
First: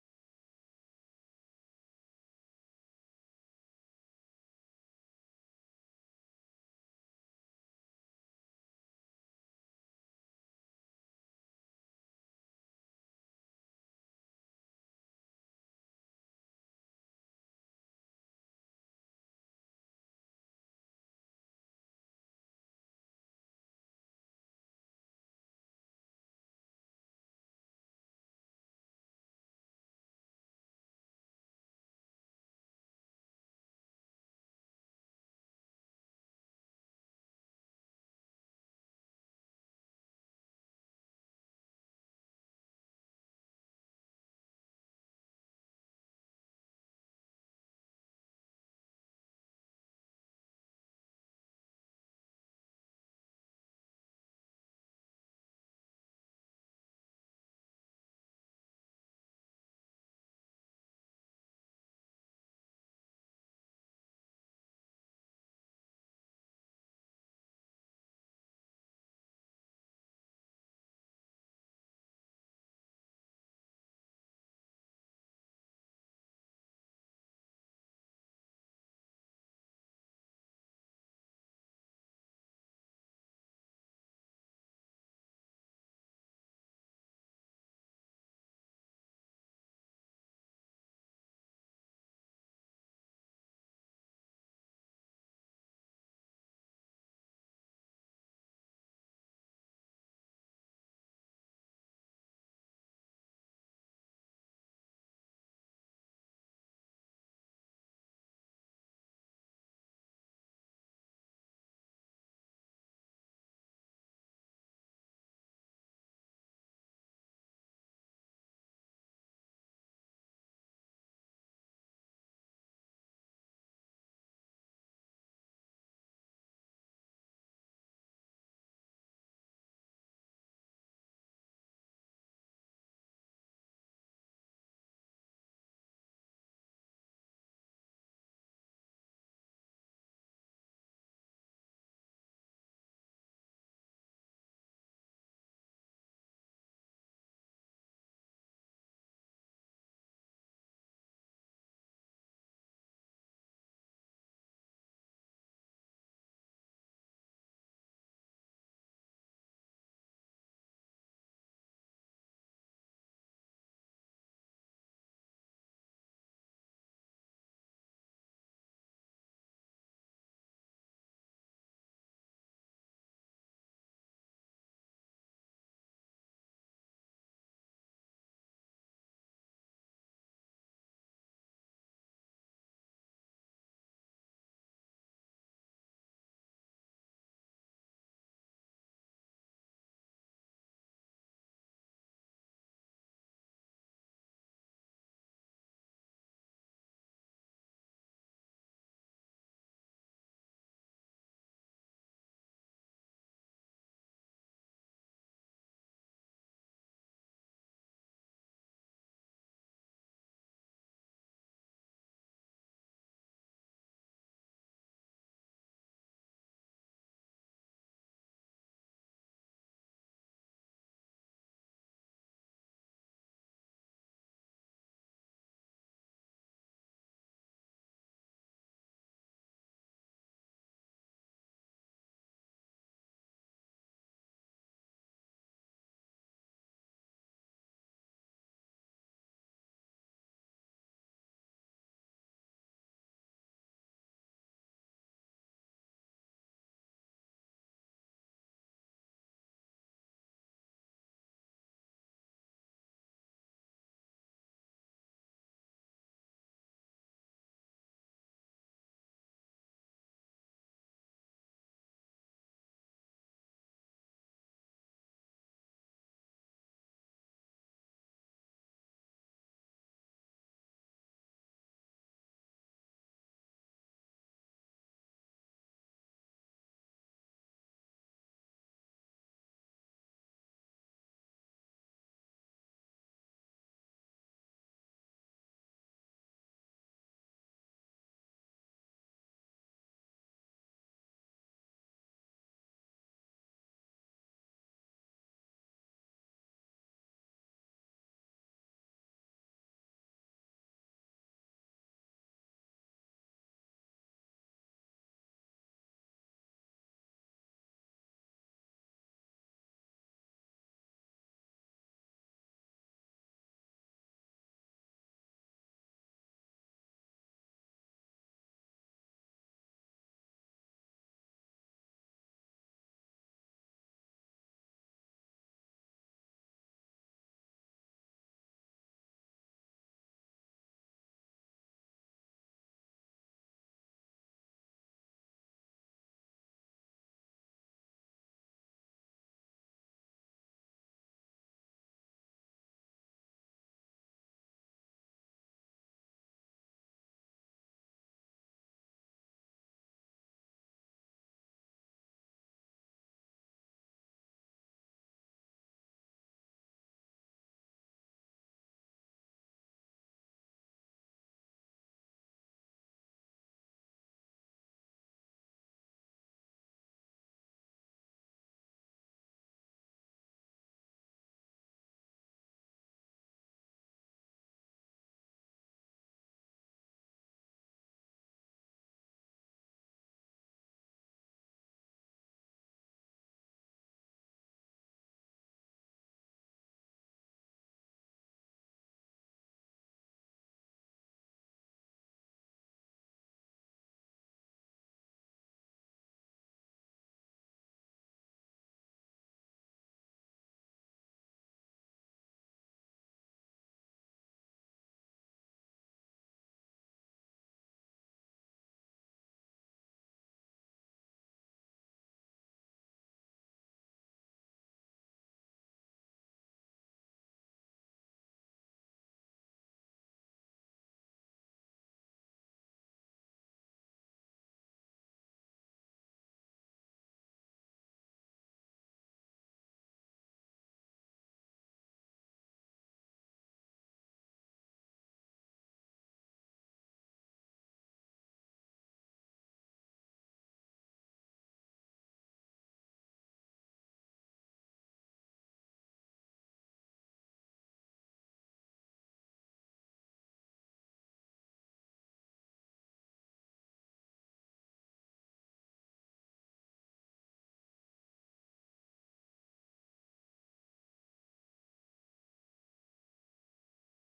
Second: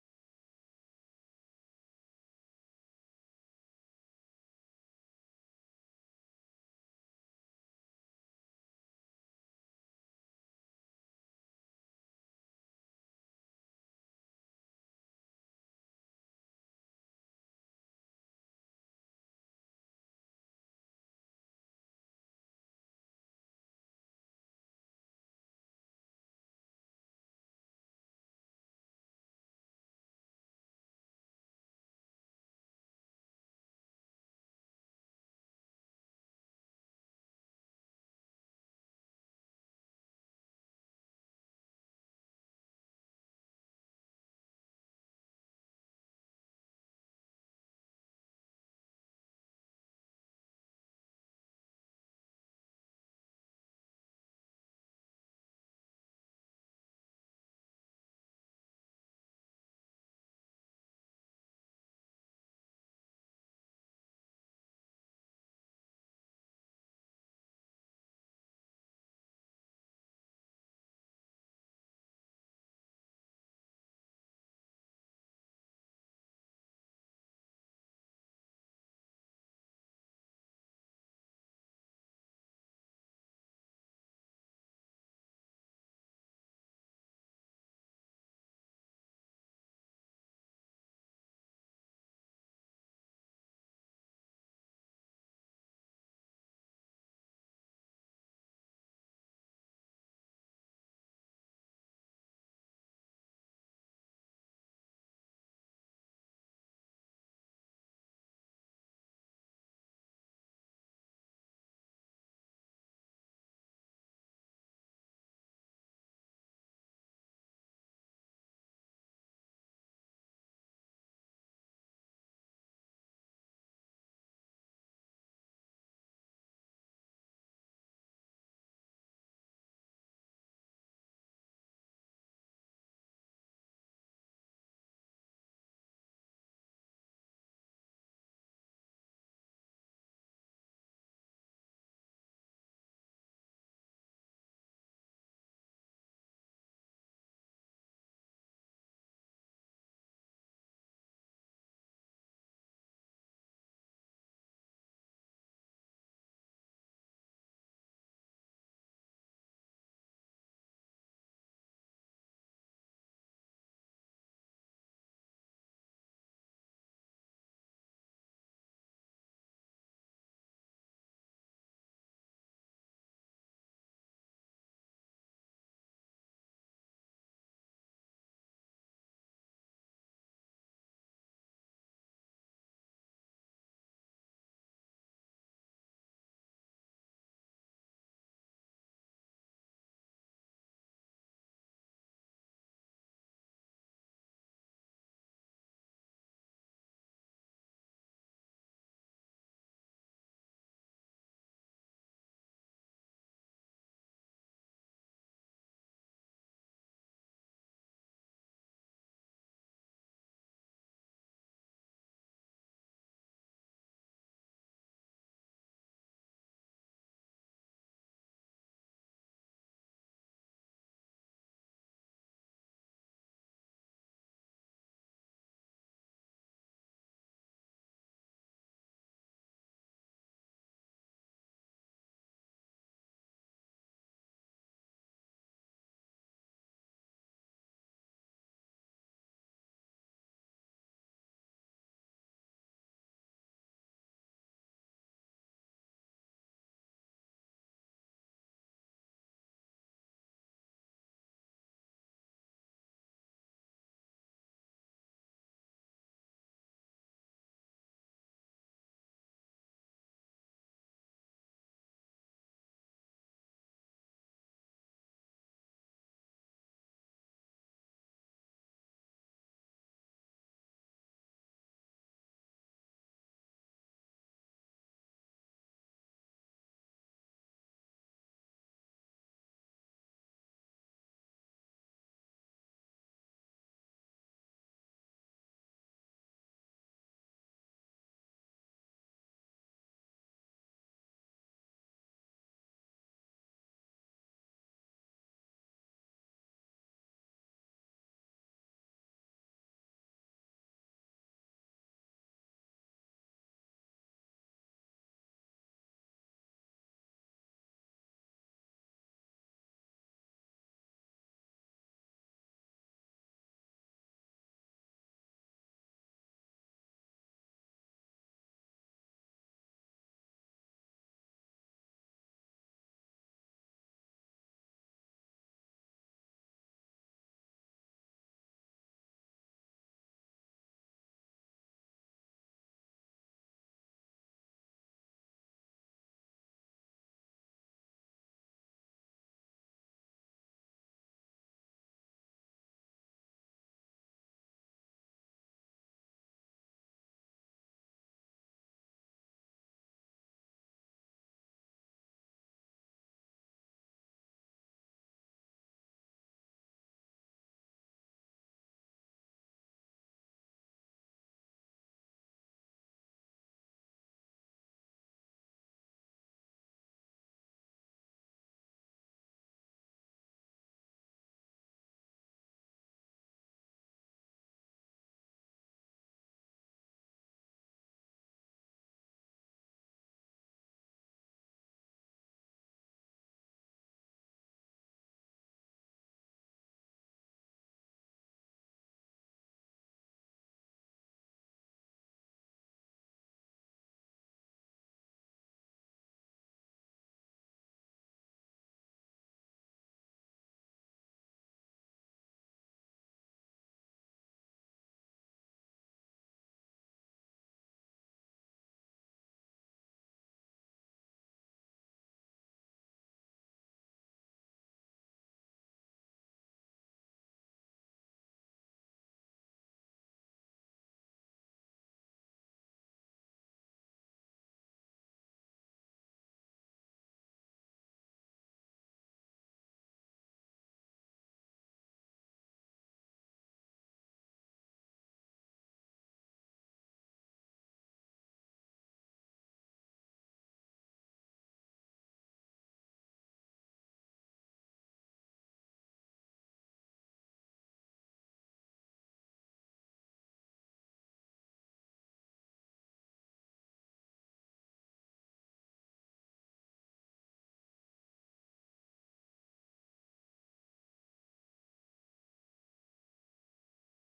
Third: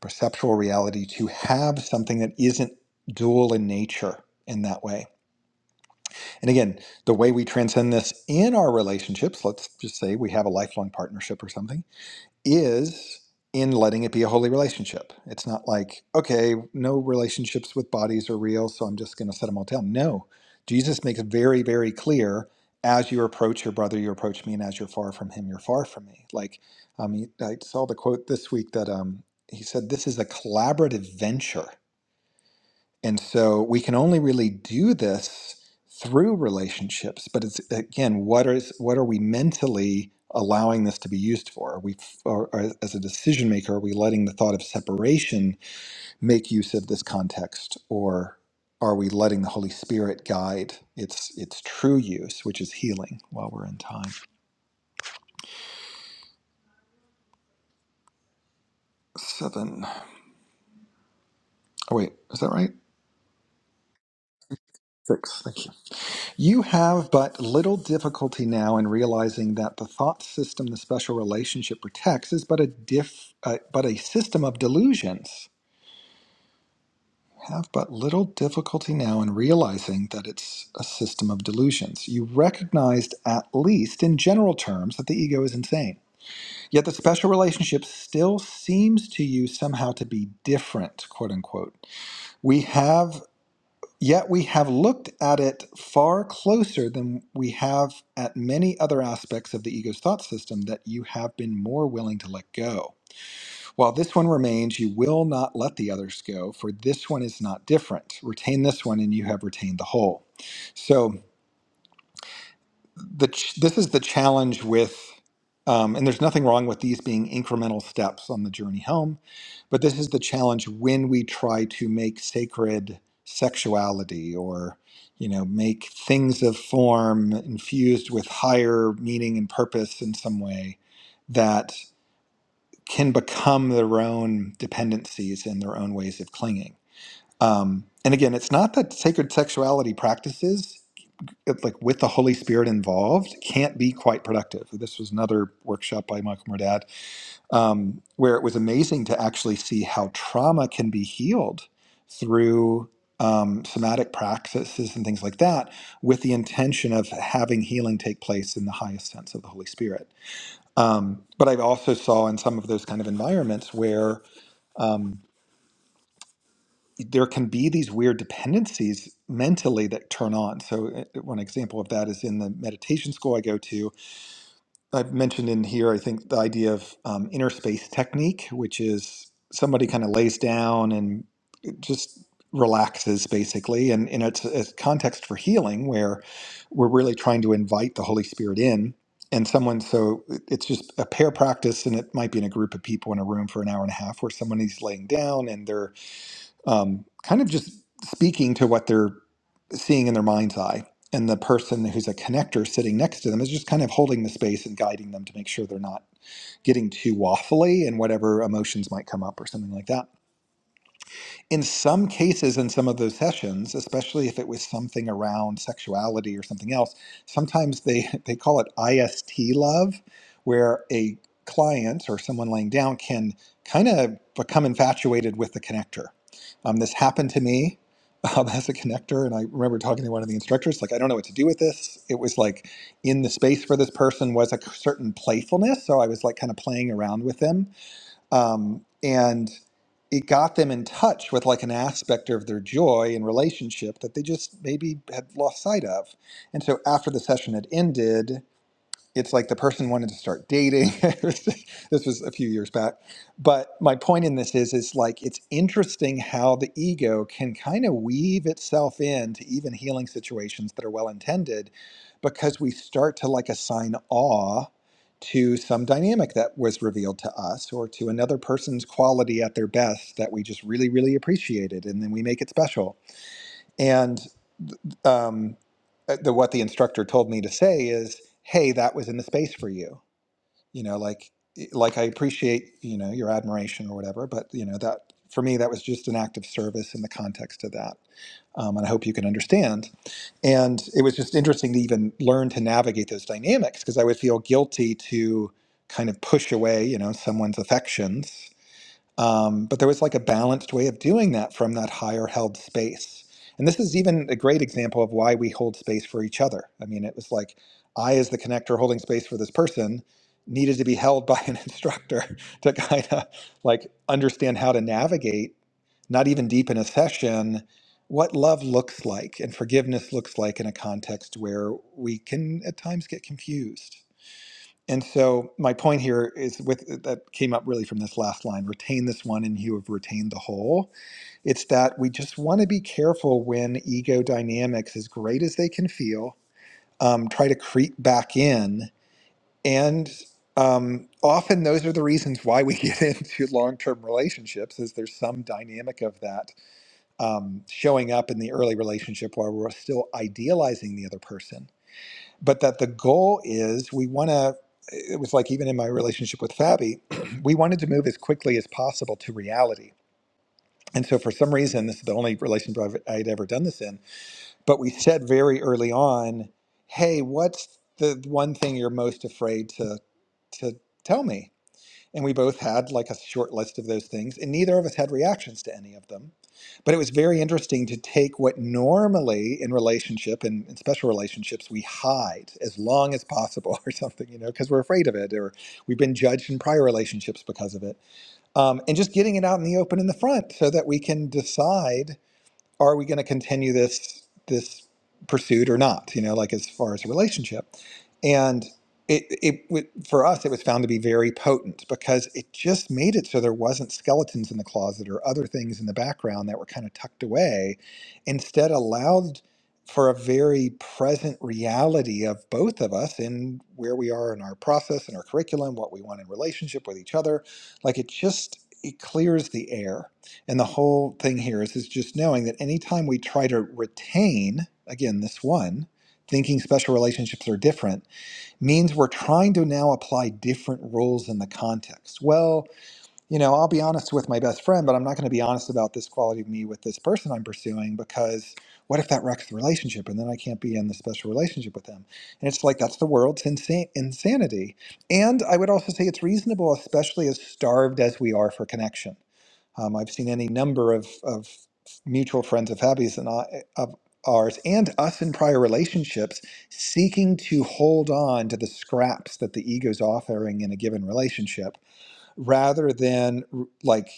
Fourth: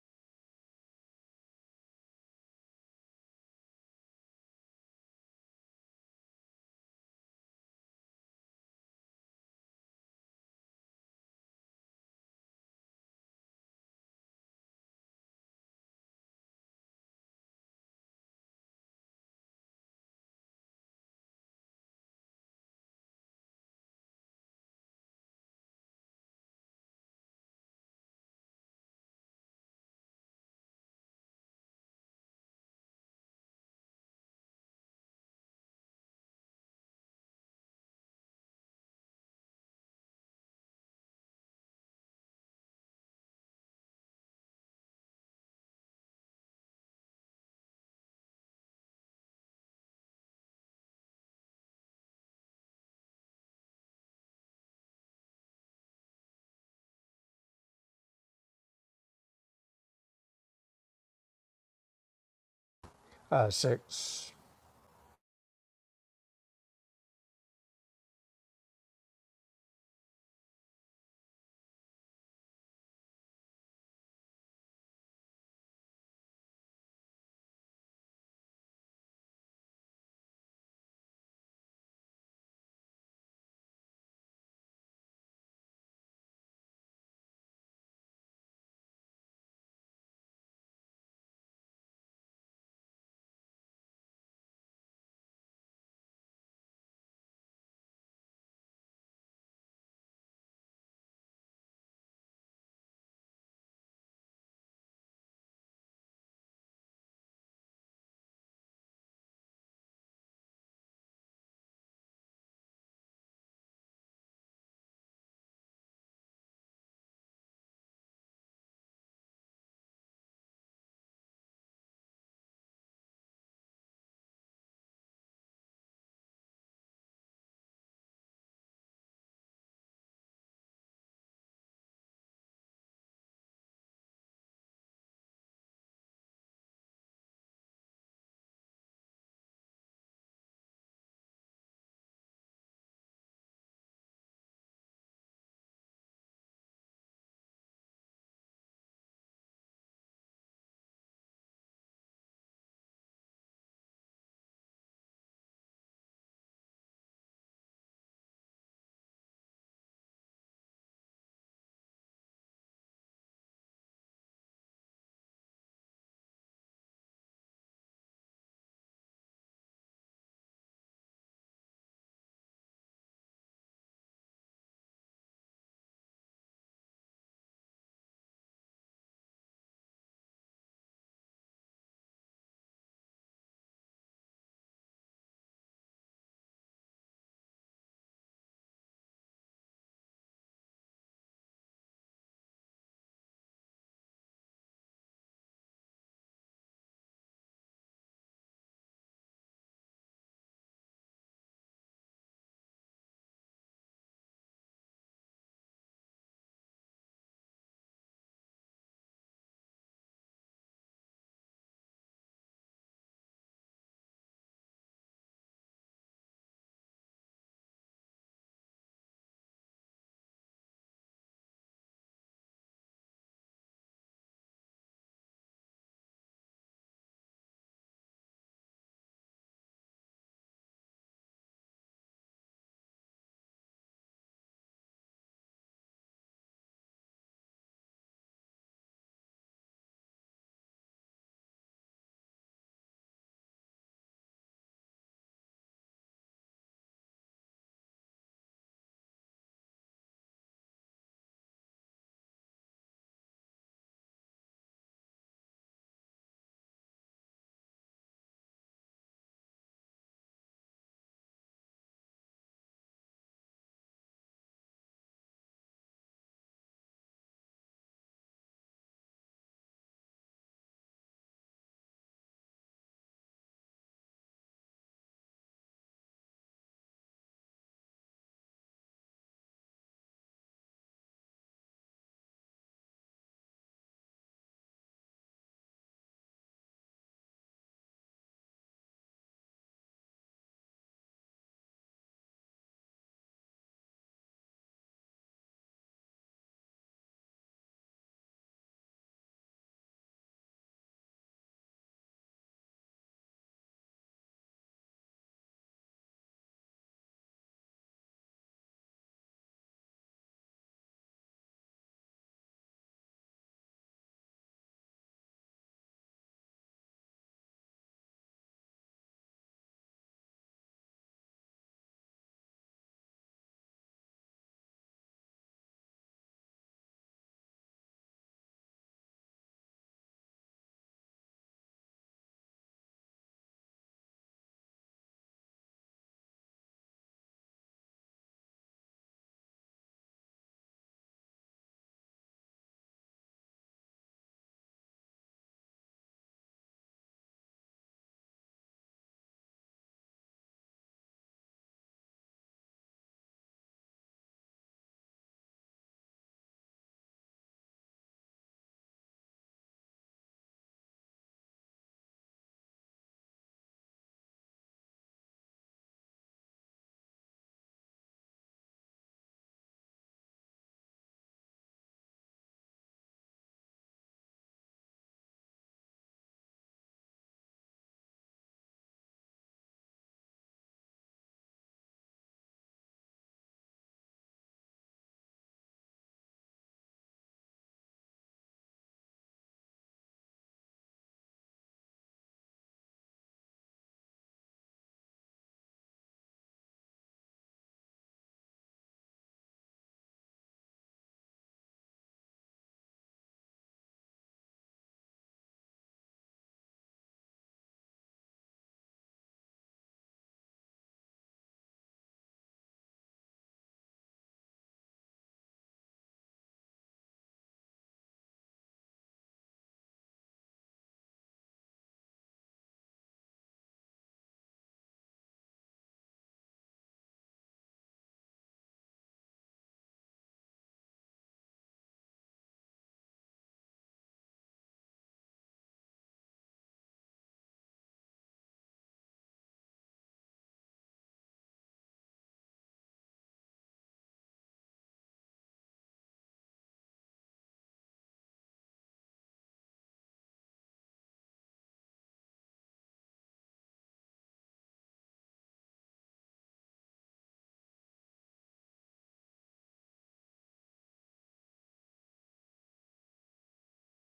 Speaker 2: perceptual reality, to have something that isn't dual in nature in that way. And again, the way we transcend this in our relationships, let's just say we have a lifelong partnership or something is in letting it be a holy relationship. It's not like, okay, no relationships with bodies are real, so I'm just going to set them all down. No, Jesus makes very, very clear as you approach your brother, you approach me, and as you're far from him, you're far from me. Like, um, he- I saw the quote this week that um, he said, This is a collaborative venture. And so we can only really do this through relationships, but it's again, what is what are we mentally allowing this to be used for? Are we or, or as a decision maker, are we letting the thought of separation make use of this context or are we letting the Holy Spirit guide its its true use, which is healing while we're in time? Seven. Oh wait, is that right?
Speaker 1: Uh, six.
Speaker 2: Six. Thank you. You have but little difficulty now in realizing that the thought system the special relationship protects is but a diff, uh, but a system of delusions. Have but little difficulty now in realizing that it's a system of delusions. You recognized, at least in general terms, that the ego is insane. Yet the special relationship still seems to you somehow to be different, quote unquote. We have Yet we have looked at it far closer than we have at many other aspects of the ego's thought system that you have been more willing to let go. While this one remains, you will not let the others go, for this one is not different. Retain this one, and you have retained the whole. So the ch- this is the challenge with um, and there's nothing wrong with these being incremental steps on the journey home but this is the challenge when we try to make sacred sexuality or you know make things of form infused with higher meaning and purpose in some way that can become their own dependencies and their own ways of clinging um, and again it's not that sacred sexuality practices it, like with the Holy Spirit involved can't be quite productive. This was another workshop by Michael Murdad um, where it was amazing to actually see how trauma can be healed through um, somatic practices and things like that, with the intention of having healing take place in the highest sense of the Holy Spirit. Um, but I also saw in some of those kind of environments where um, there can be these weird dependencies mentally that turn on. So, uh, one example of that is in the meditation school I go to I've mentioned in here, I think, the idea of um, inner space technique, which is somebody kind of lays down and just relaxes basically. And, and it's a context for healing where we're really trying to invite the Holy Spirit in. And someone, so it- it's just a pair practice, and it might be in a group of people in a room for an hour and a half where someone is laying down and they're um, kind of just speaking to what they're seeing in their mind's eye. And the person who's a connector sitting next to them is just kind of holding the space and guiding them to make sure they're not getting too waffly and whatever emotions might come up or something like that in some cases in some of those sessions especially if it was something around sexuality or something else sometimes they they call it ist love where a client or someone laying down can kind of become infatuated with the connector um, this happened to me um, as a connector and i remember talking to one of the instructors like i don't know what to do with this it was like in the space for this person was a certain playfulness so i was like kind of playing around with them um, and it got them in touch with like an aspect of their joy and relationship that they just maybe had lost sight of and so after the session had ended it's like the person wanted to start dating this was a few years back but my point in this is is like it's interesting how the ego can kind of weave itself into even healing situations that are well intended because we start to like assign awe to some dynamic that was revealed to us or to another person's quality at their best that we just really really appreciated and then we make it special and um, uh, the what the instructor told me to say is hey that was in the space for you you know like eh, like i appreciate you know your admiration or whatever but you know that for me that was just an act of service in the context of that um, and i hope you can understand and it was just interesting to even learn to navigate those dynamics because i would feel guilty to kind of push away you know someone's affections um, but there was like a balanced way of doing that from that higher held space. And this is even a great example of why we hold space for each other. I mean, it was like I, as the connector holding space for this person, needed to be held by an instructor to kind of like understand how to navigate, not even deep in a session, what love looks like and forgiveness looks like in a context where we can at times get confused. And so my point here is with uh, that came up really from this last line, retain this one and you have retained the whole. It's that we just want to be careful when ego dynamics, as great as they can feel, um, try to creep back in. And um, often those are the reasons why we get into long-term relationships is there's some dynamic of that um, showing up in the early relationship while we're still idealizing the other person but that the goal is we want to it was like even in my relationship with fabi we wanted to move as quickly as possible to reality and so for some reason this is the only relationship I've, i'd ever done this in but we said very early on hey what's the one thing you're most afraid to to tell me and we both had like a short list of those things and neither of us had reactions to any of them but it was very interesting to take what normally in relationship and in special relationships we hide as long as possible or something you know because we're afraid of it or we've been judged in prior relationships because of it um, and just getting it out in the open in the front so that we can decide are we going to continue this this pursuit or not you know like as far as a relationship and it, it w- for us it was found to be very potent because it just made it so there wasn't skeletons in the closet or other things in the background that were kind of tucked away instead allowed for a very present reality of both of us and where we are in our process and our curriculum what we want in relationship with each other like it just it clears the air and the whole thing here is, is just knowing that anytime we try to retain, again, this one, thinking special relationships are different, means we're trying to now apply different rules in the context. Well, you know, I'll be honest with my best friend, but I'm not going to be honest about this quality of me with this person I'm pursuing because what if that wrecks the relationship and then I can't be in the special relationship with them? And it's like, that's the world's insa- insanity. And I would also say it's reasonable, especially as starved as we are for connection um, I've seen any number of, of mutual friends of Happy's and I, of ours and us in prior relationships seeking to hold on to the scraps that the ego's offering in a given relationship rather than r- like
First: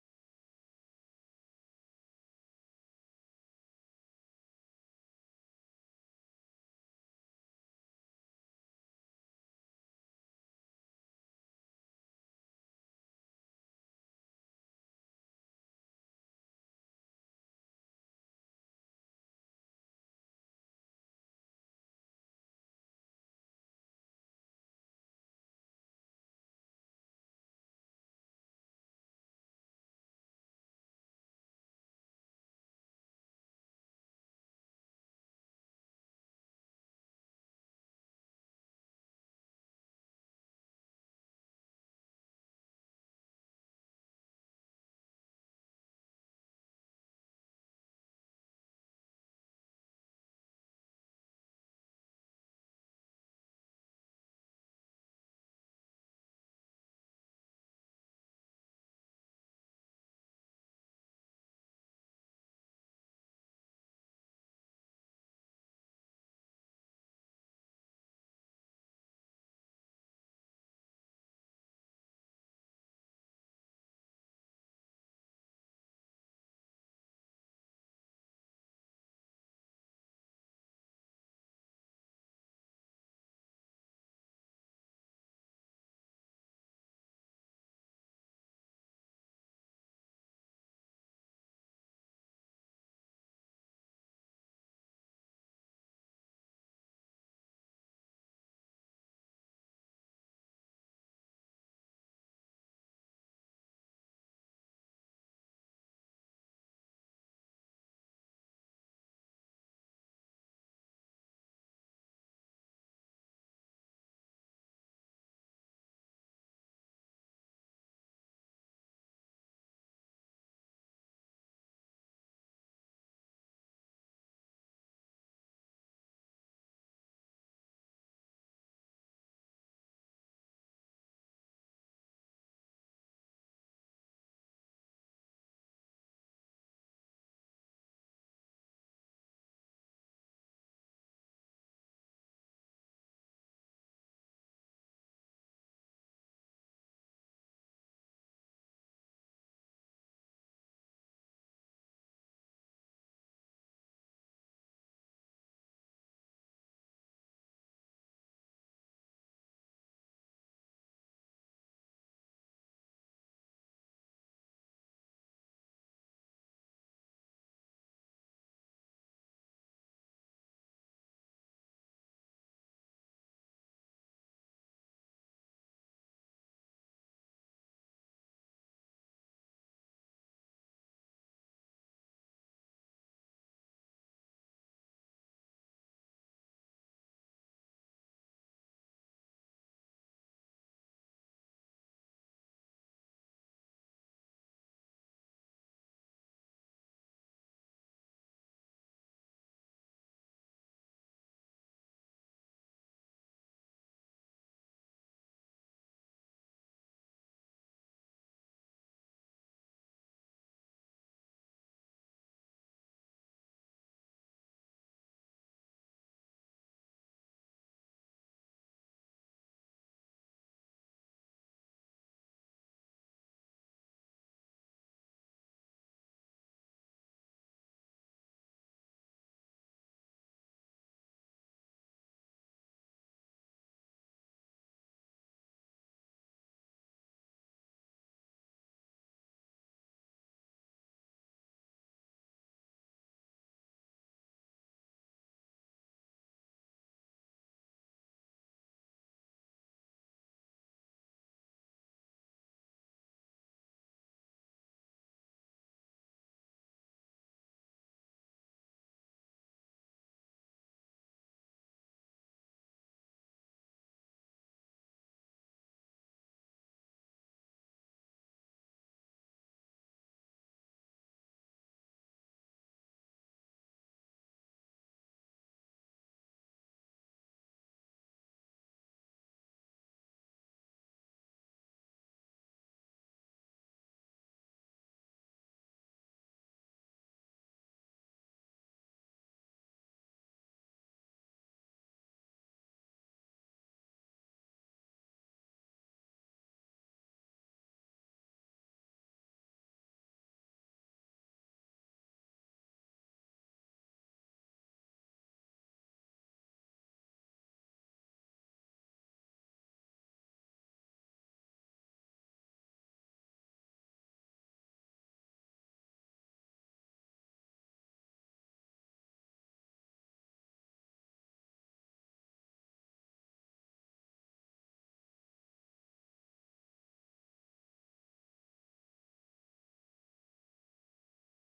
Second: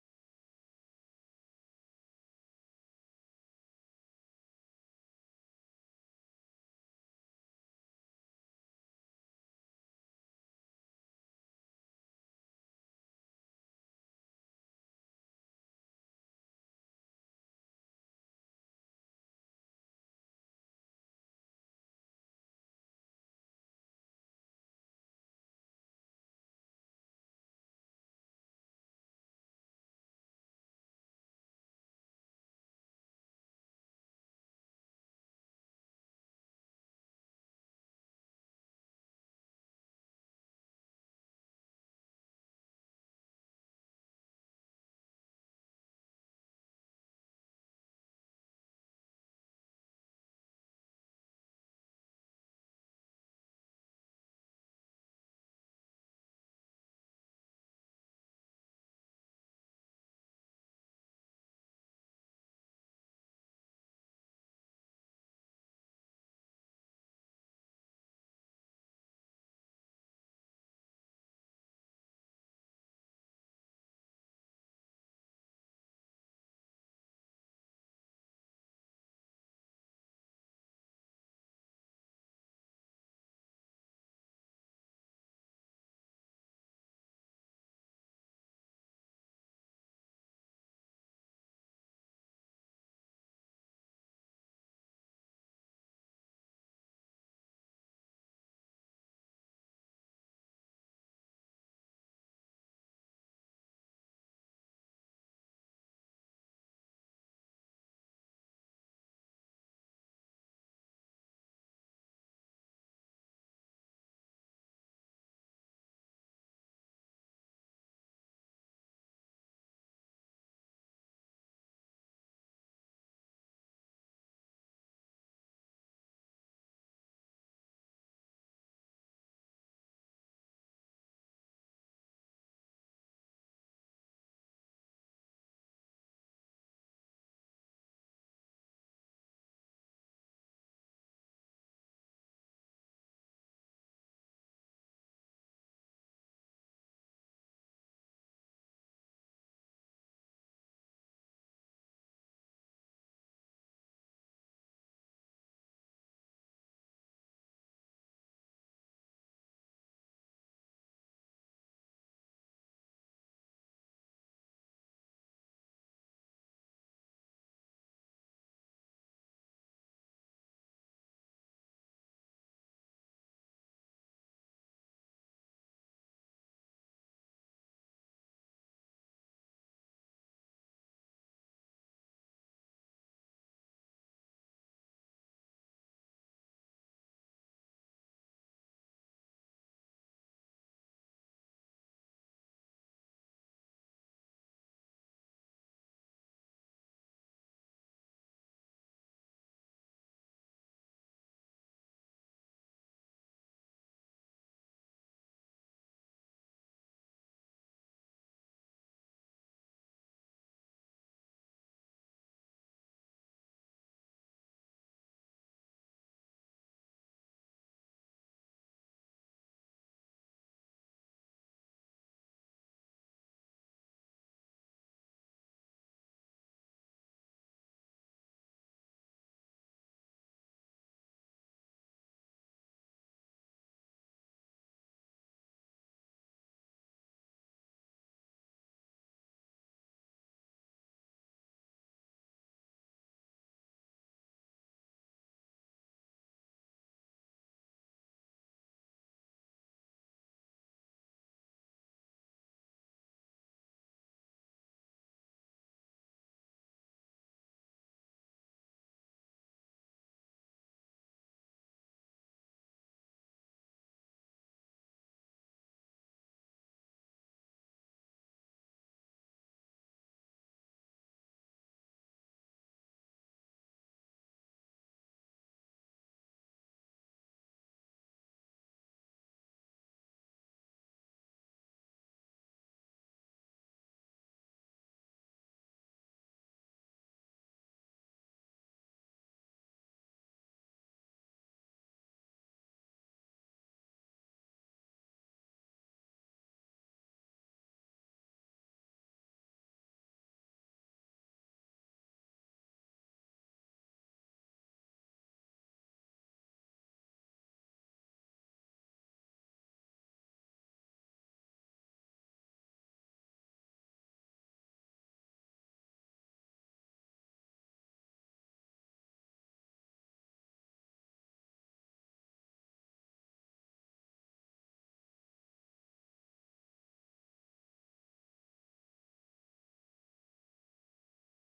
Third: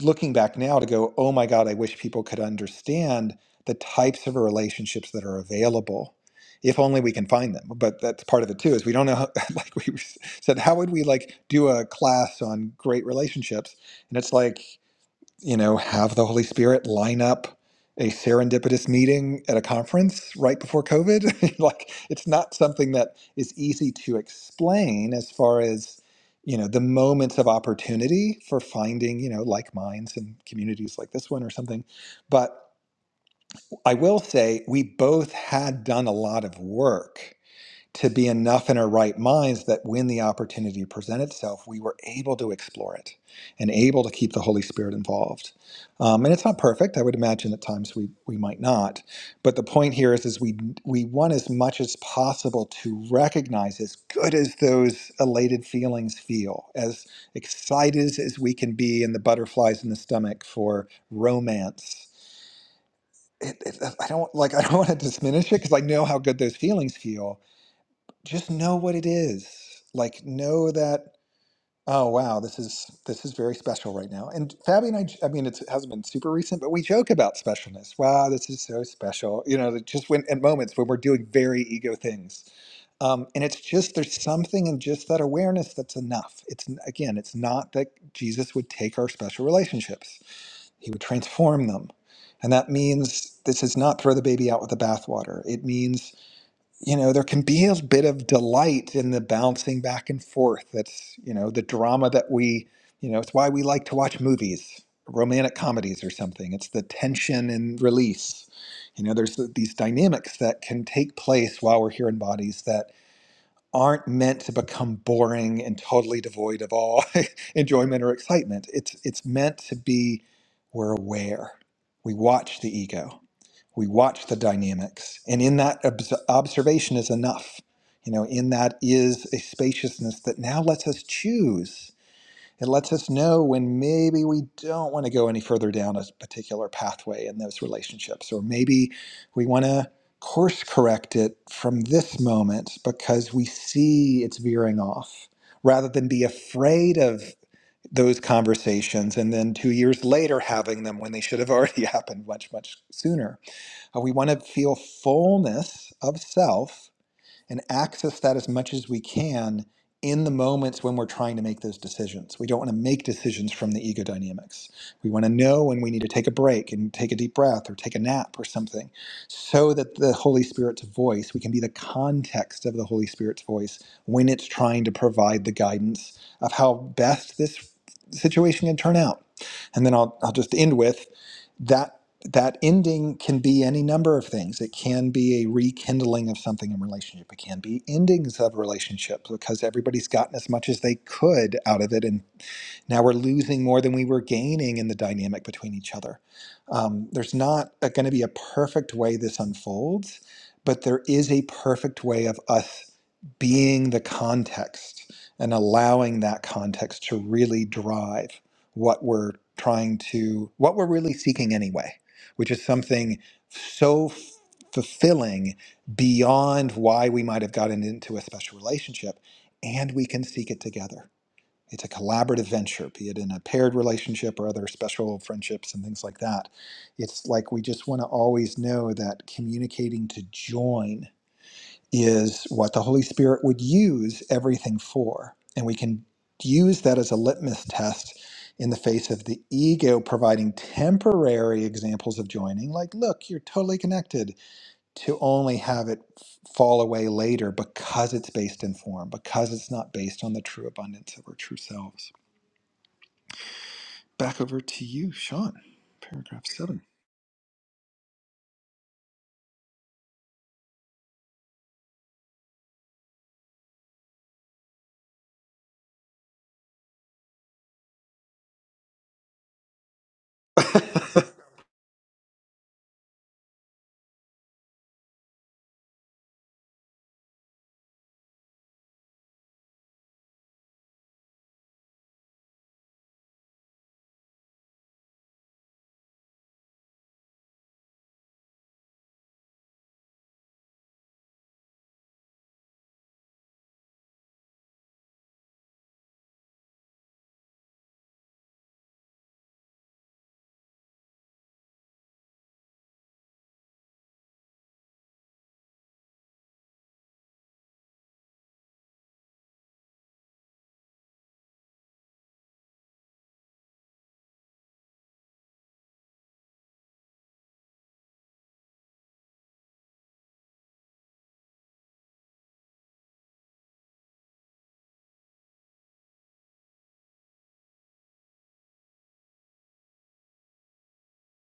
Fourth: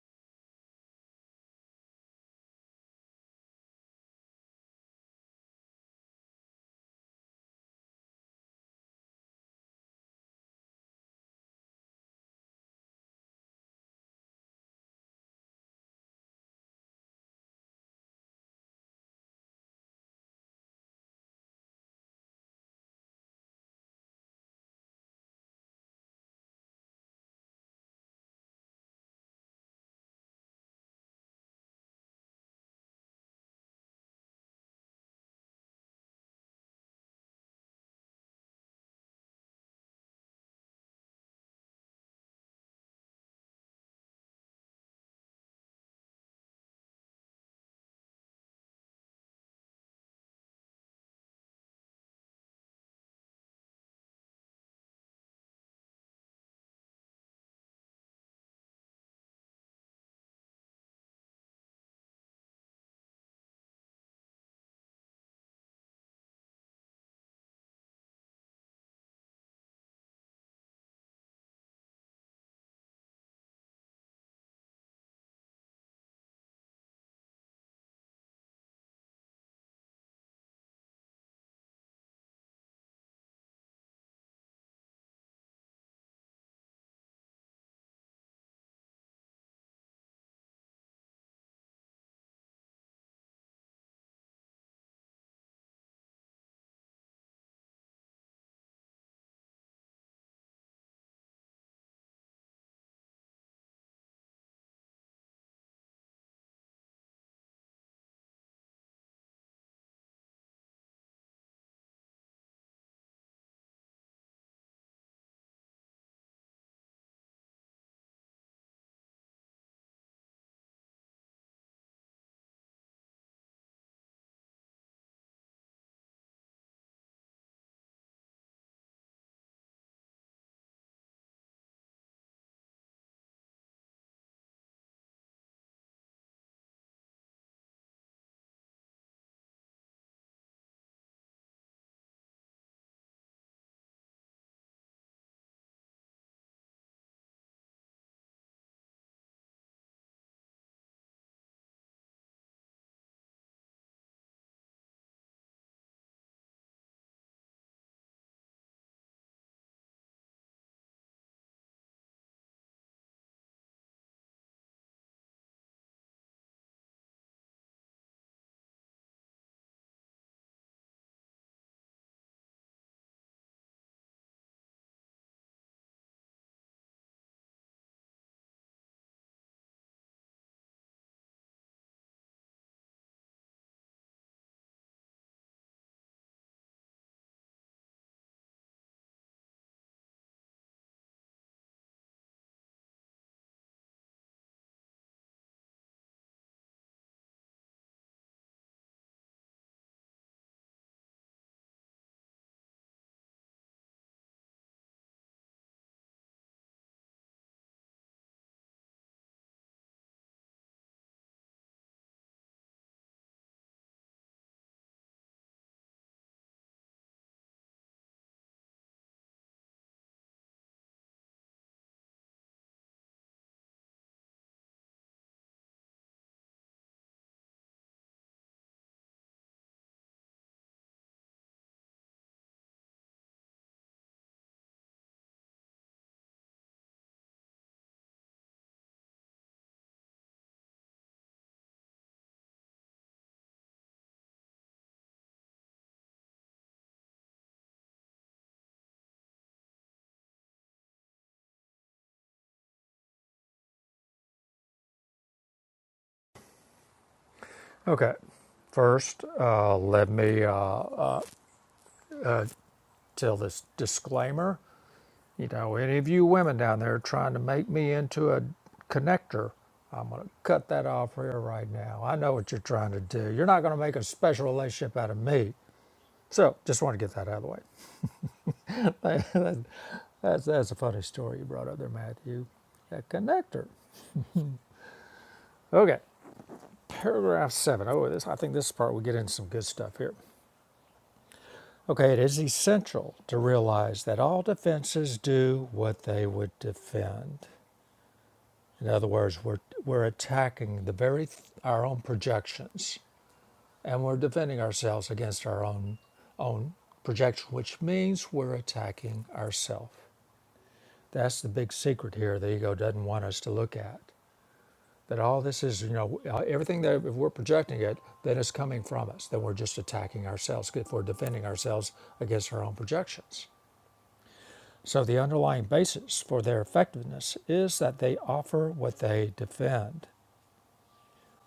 Speaker 2: looking back now to go, oh my God, I wish people could understand the types of relationships that are available if only we can find them but that's part of it too is we don't know how, like we said how would we like do a class on great relationships and it's like you know, have the Holy Spirit line up a serendipitous meeting at a conference right before COVID. like, it's not something that is easy to explain as far as, you know, the moments of opportunity for finding, you know, like minds and communities like this one or something. But I will say we both had done a lot of work to be enough in our right minds that when the opportunity presented itself, we were able to explore it and able to keep the Holy Spirit involved. Um, and it's not perfect. I would imagine at times we, we might not. But the point here is, is we, we want as much as possible to recognize, as good as those elated feelings feel, as excited as we can be and the butterflies in the stomach for romance. It, it, I don't like. I don't want to diminish it because I know how good those feelings feel, just know what it is like know that oh wow this is this is very special right now and fabi and i j- i mean it's, it hasn't been super recent but we joke about specialness wow this is so special you know that just when at moments when we're doing very ego things um, and it's just there's something in just that awareness that's enough it's n- again it's not that jesus would take our special relationships he would transform them and that means this is not throw the baby out with the bathwater it means you know, there can be a bit of delight in the bouncing back and forth. That's, you know, the drama that we, you know, it's why we like to watch movies, romantic comedies or something. It's the tension and release. You know, there's th- these dynamics that can take place while we're here in bodies that aren't meant to become boring and totally devoid of all enjoyment or excitement. It's it's meant to be we're aware. We watch the ego we watch the dynamics and in that obs- observation is enough you know in that is a spaciousness that now lets us choose it lets us know when maybe we don't want to go any further down a particular pathway in those relationships or maybe we want to course correct it from this moment because we see it's veering off rather than be afraid of those conversations and then two years later having them when they should have already happened much much sooner uh, we want to feel fullness of self and access that as much as we can in the moments when we're trying to make those decisions. We don't want to make decisions from the ego dynamics. We want to know when we need to take a break and take a deep breath or take a nap or something so that the Holy Spirit's voice, we can be the context of the Holy Spirit's voice when it's trying to provide the guidance of how best this situation can turn out. And then I'll, I'll just end with that that ending can be any number of things. It can be a rekindling of something in relationship. It can be endings of relationships because everybody's gotten as much as they could out of it and. Now we're losing more than we were gaining in the dynamic between each other. Um, there's not going to be a perfect way this unfolds, but there is a perfect way of us being the context and allowing that context to really drive what we're trying to, what we're really seeking anyway, which is something so f- fulfilling beyond why we might have gotten into a special relationship, and we can seek it together. It's a collaborative venture, be it in a paired relationship or other special friendships and things like that. It's like we just want to always know that communicating to join is what the Holy Spirit would use everything for. And we can use that as a litmus test in the face of the ego providing temporary examples of joining, like, look, you're totally connected, to only have it f- fall away later because it's based in form, because it's not based on the true abundance of our true selves. Back over to you, Sean. Paragraph seven.
Speaker 1: Okay. First, uh, let me uh, tell this disclaimer. You know, any of you women down there trying to make me into a connector, I'm going to cut that off here right now. I know what you're trying to do. You're not going to make a special relationship out of me. So, just want to get that out of the way. that's, that's a funny story you brought up there, Matthew. A connector. Okay. Paragraph seven. Oh, this I think this part we get into some good stuff here. Okay, it is essential to realize that all defenses do what they would defend. In other words, we're, we're attacking the very th- our own projections, and we're defending ourselves against our own own projection, which means we're attacking ourselves. That's the big secret here. The ego doesn't want us to look at that. All this is, you know, uh, everything that if we're projecting it, then it's coming from us. Then we're just attacking ourselves if we're defending ourselves against our own projections. So the underlying basis for their effectiveness is that they offer what they defend.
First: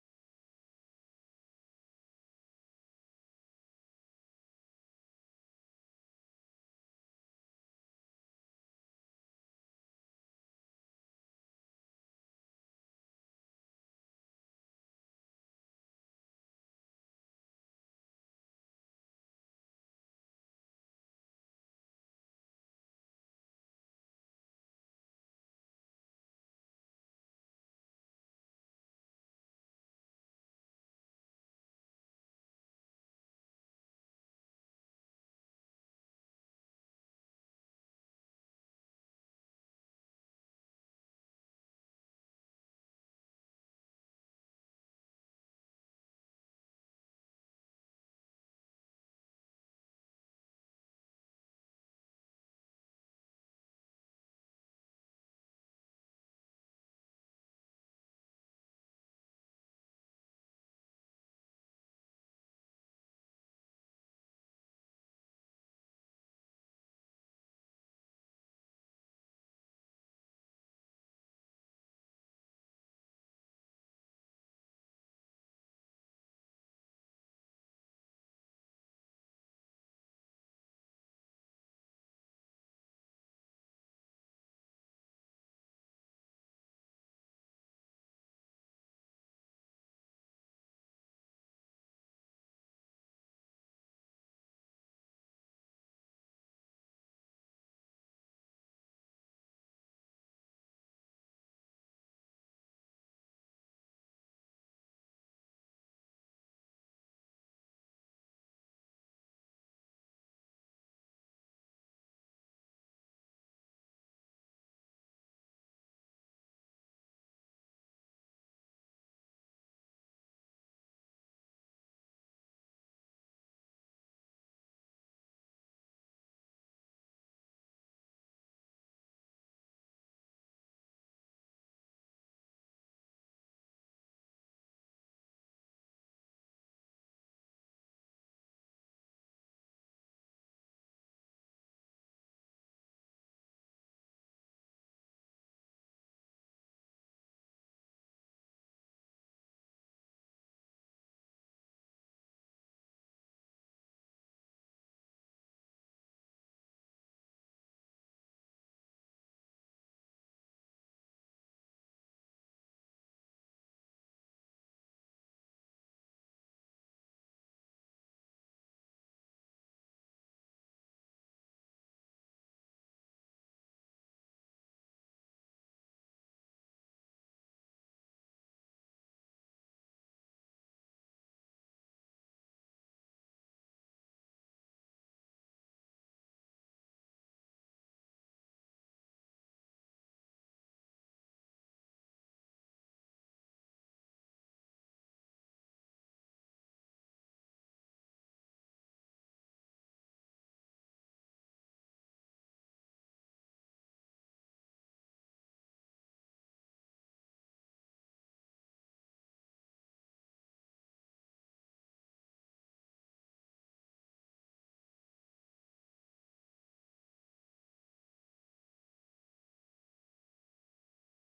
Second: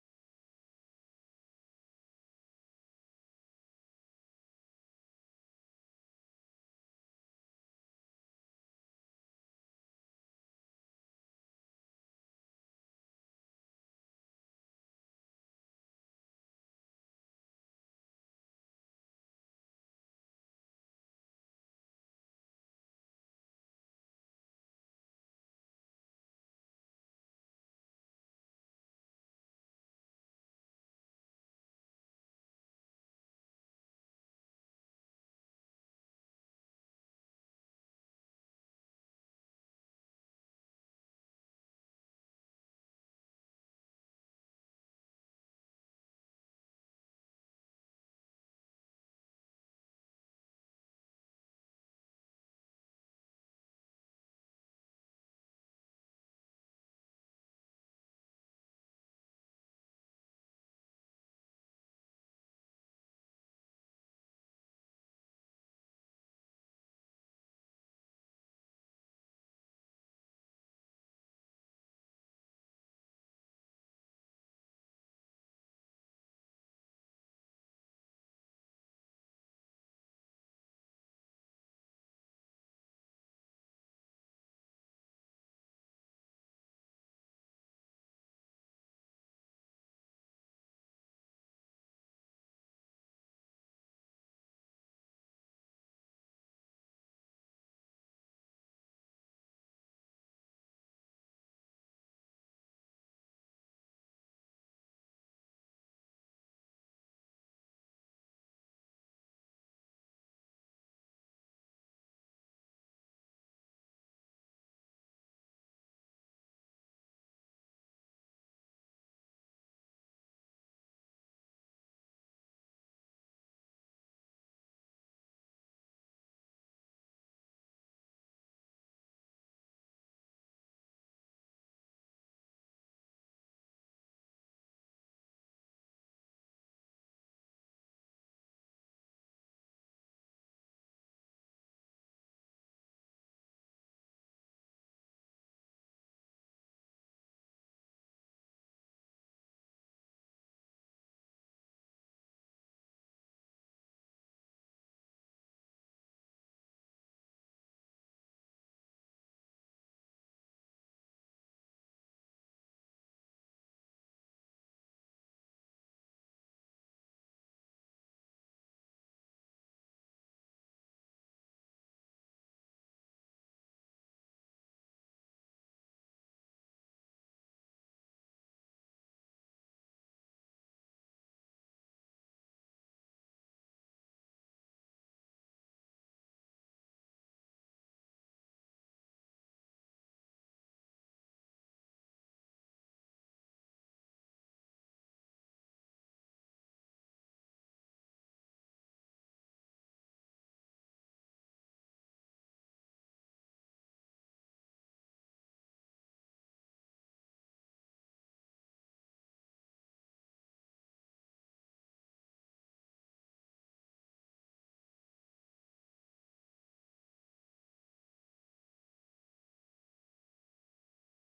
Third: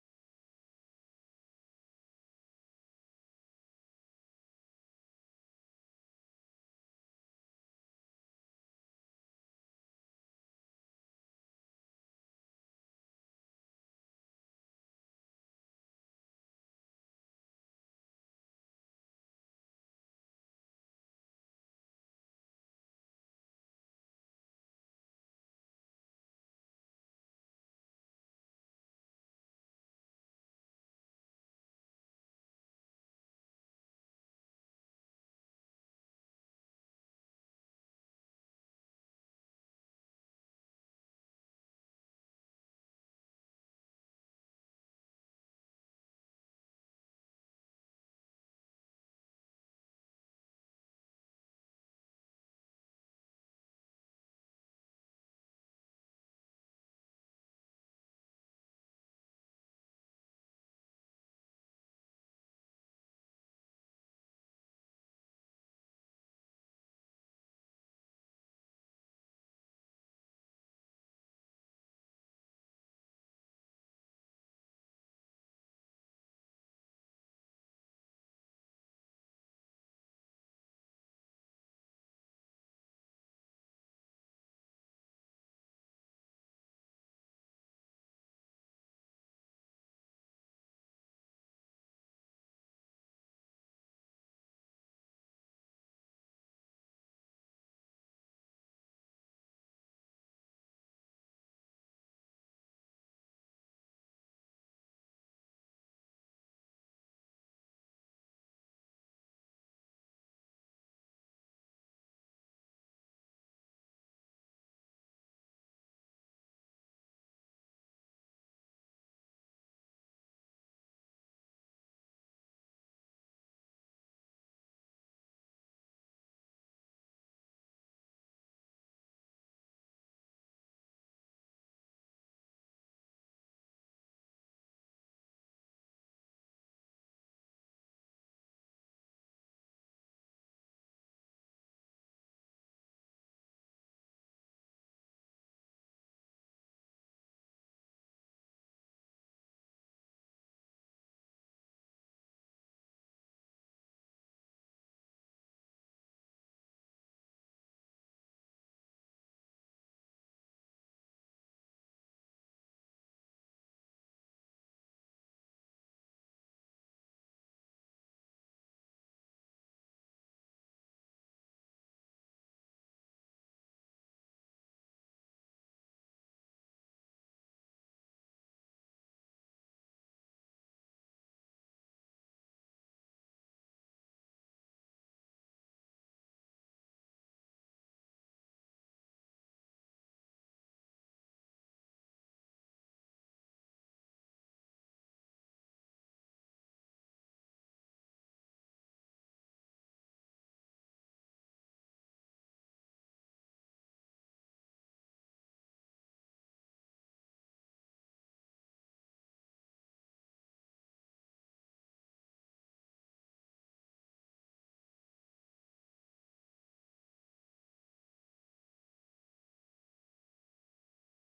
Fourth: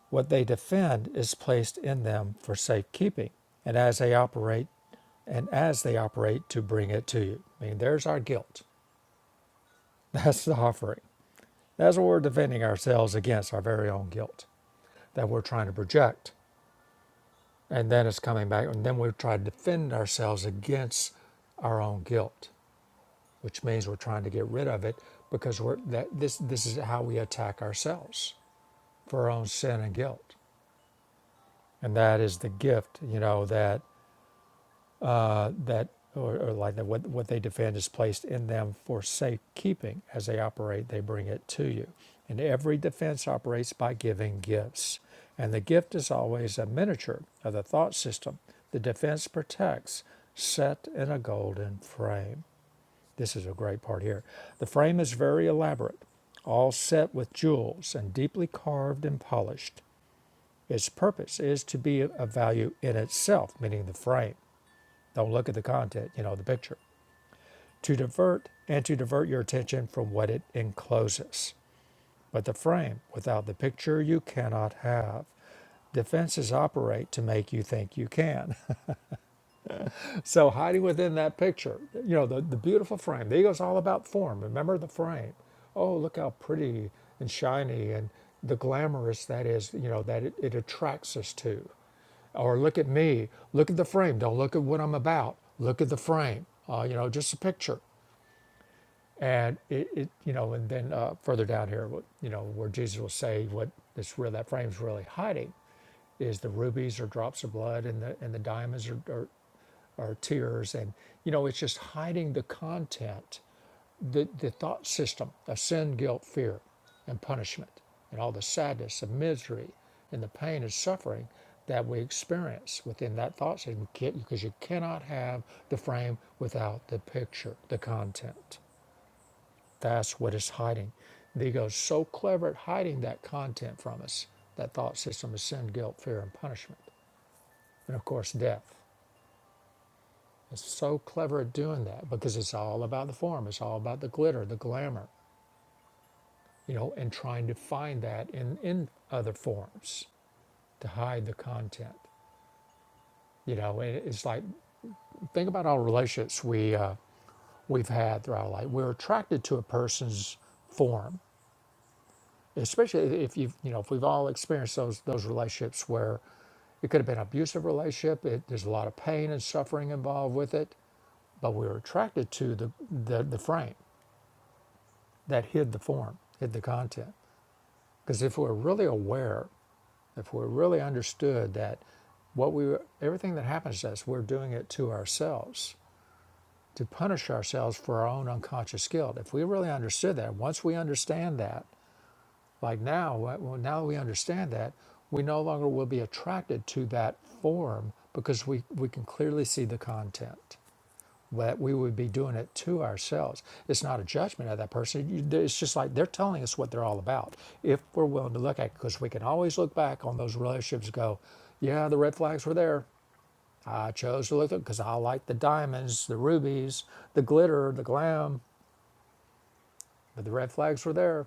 Speaker 1: What they defend is placed in them for safekeeping, and as they operate, and as they operate to bring it to you. I mean, there's our guilt. That's the offering. That's what we're defending ourselves against, our very own guilt that we're trying to project. And then it's coming back, and then we try to defend ourselves against our own guilt. which means we're trying to get rid of it because we're that this this is how we attack ourselves for our own sin and guilt and that is the gift you know that that or, or like that what, what they defend is placed in them for safekeeping as they operate they bring it to you and every defense operates by giving gifts and the gift is always a miniature of the thought system the defense protects set in a golden frame This is a great part here. The frame is very elaborate, all set with jewels and deeply carved and polished. Its purpose is to be of value in itself, meaning the frame. Don't look at the content, you know, the picture. To divert and to divert your attention from what it encloses. But the frame, without the picture, you cannot have. Defenses operate to make you think you can. So hiding within that picture, you know, the, the beautiful frame. The ego's all about form. Remember the frame. Oh, look how pretty and shiny and the glamorous that is, you know, that it, it attracts us to. Or look at me. Look at the frame. Don't look at what I'm about. Look at the frame. Uh, you know, just a picture. And it, it you know, and then uh, further down here, you know, where Jesus will say what this real that frame's really hiding is the rubies or drops of blood and the and the diamonds or, or or tears and you know it's just hiding the content the, the thought system of sin guilt fear and punishment and all the sadness and misery and the pain and suffering that we experience within that thought system because you cannot have the frame without the picture the content that's what it's hiding the ego is so clever at hiding that content from us that thought system of sin guilt fear and punishment and of course death It's so clever at doing that because it's all about the form, it's all about the glitter, the glamour, you know, and trying to find that in, in other forms to hide the content. You know, it's like think about all relationships we uh, we've had throughout our life. We're attracted to a person's form, especially if you've you know if we've all experienced those those relationships where it could have been an abusive relationship. It, there's a lot of pain and suffering involved with it, but we were attracted to the the, the frame. that hid the form, hid the content. Because if we're really aware, if we really understood that what we everything that happens to us, we're doing it to ourselves to punish ourselves for our own unconscious guilt. If we really understood that, once we understand that, like now, uh, well, now we understand that, we no longer will be attracted to that form because we, we can clearly see the content that we would be doing it to ourselves. It's not a judgment of that person. It's just like they're telling us what they're all about if we're willing to look at it, because we can always look back on those relationships and go, yeah, the red flags were there. I chose to look at them because I like the diamonds, the rubies, the glitter, the glam, but the red flags were there.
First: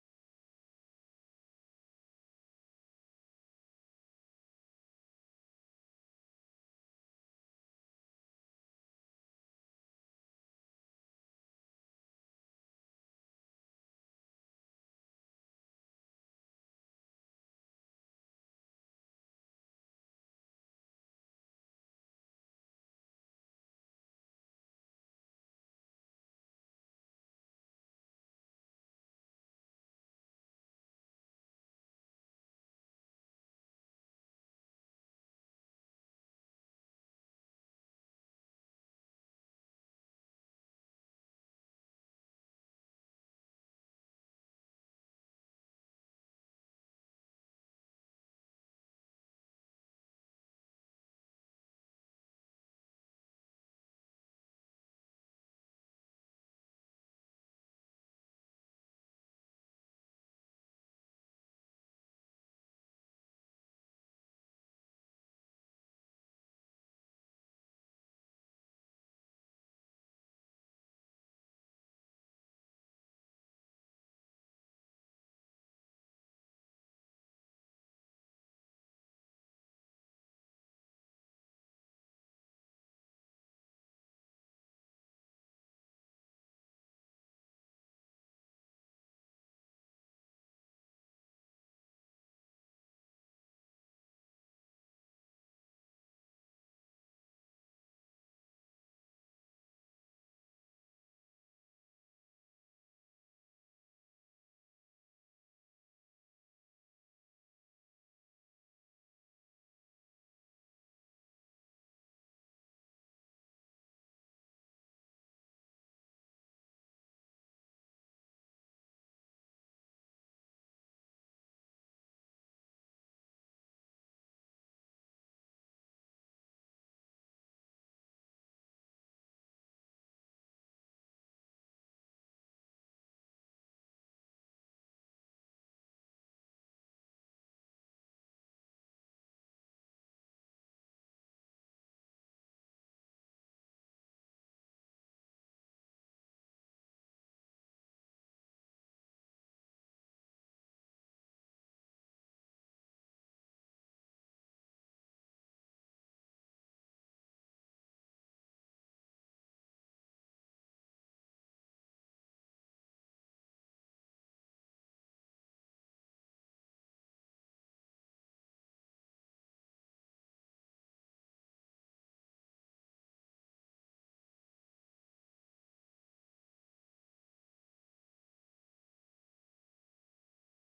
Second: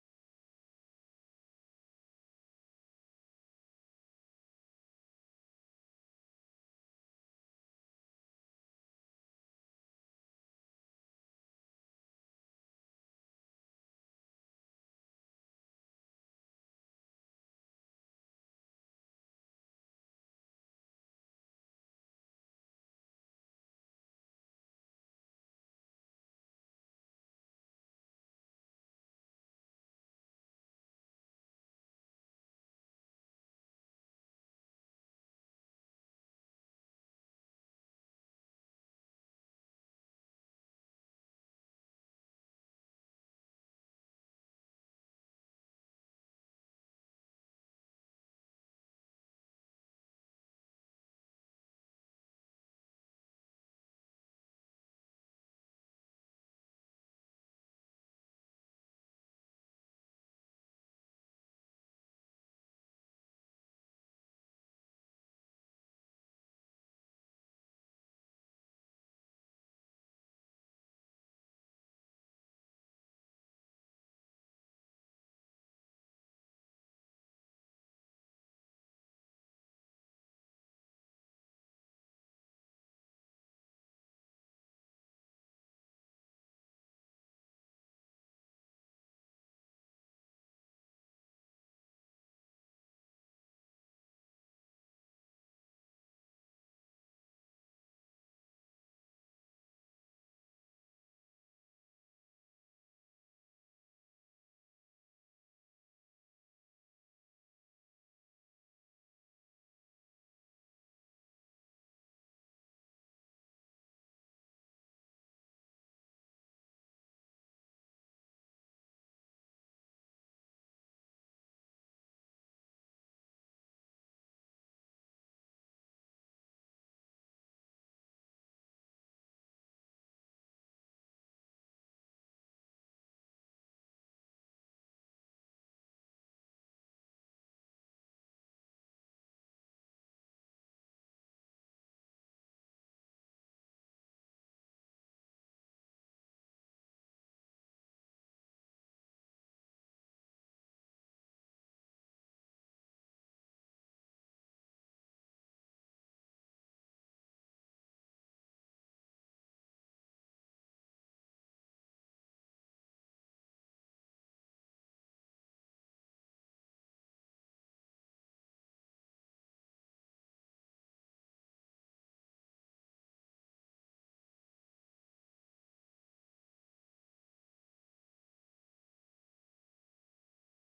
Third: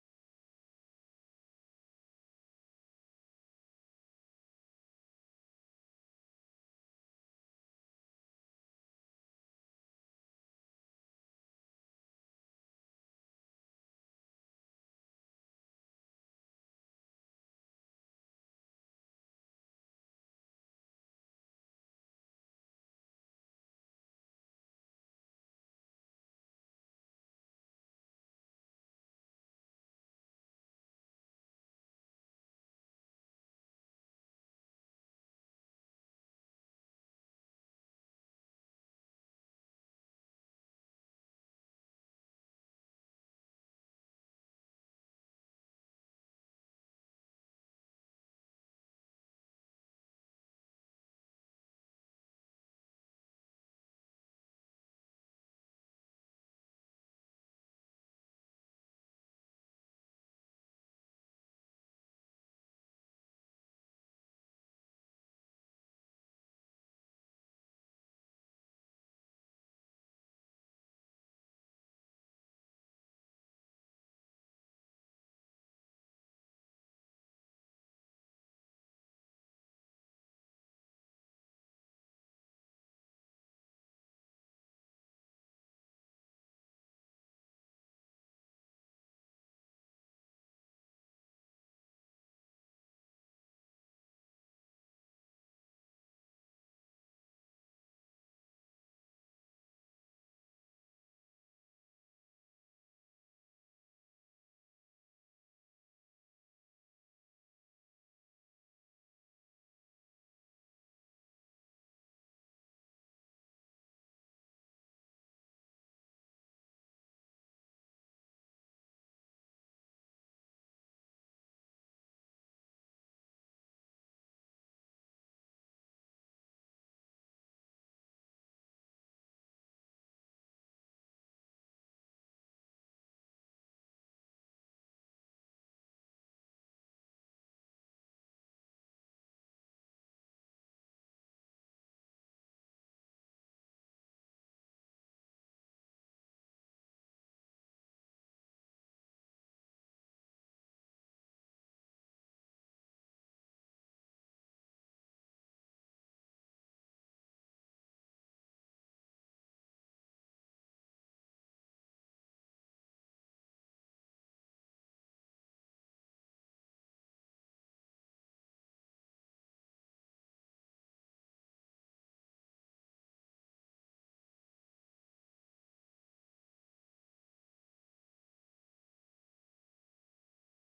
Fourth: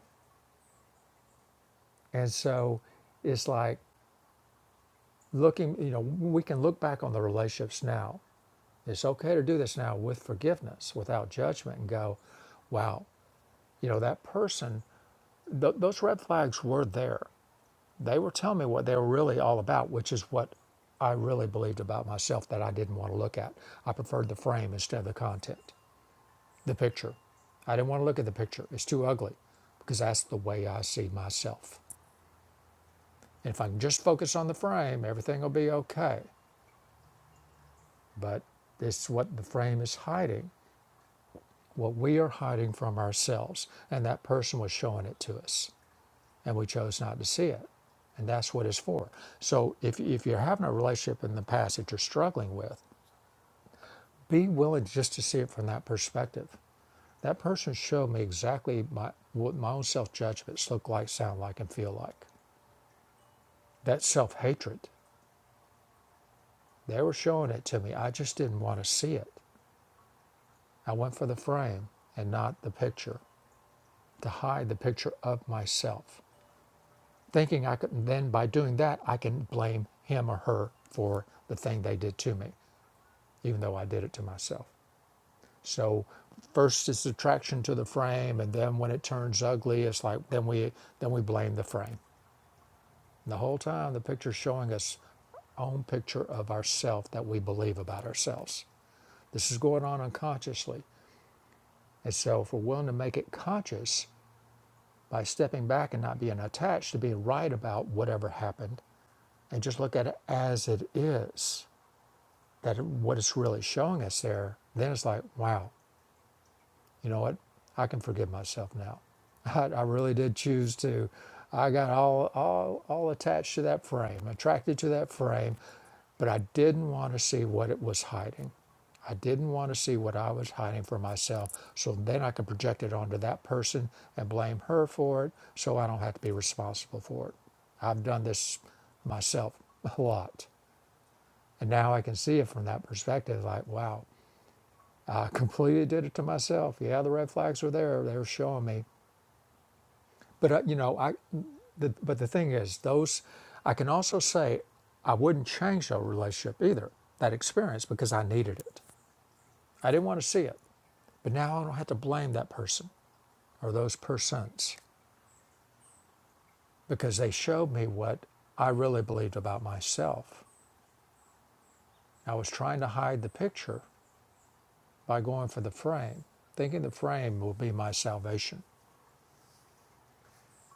Speaker 1: And so it's like looking, you know, we can look back on the relationships now. It's okay to do this now with forgiveness, without judgment, and go, wow, you know, that person th- those red flags were there. They were telling me what they were really all about, which is what I really believed about myself that I didn't want to look at. I preferred the frame instead of the content, the picture. I didn't want to look at the picture. It's too ugly because that's the way I see myself. And if I can just focus on the frame, everything will be okay. But it's what the frame is hiding, what we are hiding from ourselves. And that person was showing it to us. and we chose not to see it. And that's what it's for. So if, if you're having a relationship in the past that you're struggling with, be willing just to see it from that perspective. That person showed me exactly my, what my own self judgments look like, sound like, and feel like. That self hatred, they were showing it to me. I just didn't want to see it. I went for the frame and not the picture to hide the picture of myself, thinking I could then, by doing that, I can blame him or her for the thing they did to me. even though I did it to myself. So first it's attraction to the frame, and then when it turns ugly, it's like then we then we blame the frame. And the whole time the picture's showing us our own picture of ourself that we believe about ourselves. This is going on unconsciously. And so if we're willing to make it conscious by stepping back and not being attached to being right about whatever happened and just look at it as it is, that what it's really showing us there, then it's like, wow, you know what? I can forgive myself now. I, I really did choose to. I got all, all, all attached to that frame, attracted to that frame, but I didn't want to see what it was hiding. I didn't want to see what I was hiding for myself. So then I could project it onto that person and blame her for it so I don't have to be responsible for it. I've done this myself a lot. And now I can see it from that perspective like, wow, I completely did it to myself. Yeah, the red flags were there; they were showing me. But uh, you know, I. The, but the thing is, those I can also say I wouldn't change that relationship either. That experience because I needed it. I didn't want to see it, but now I don't have to blame that person or those persons because they showed me what I really believed about myself. I was trying to hide the picture by going for the frame, thinking the frame will be my salvation.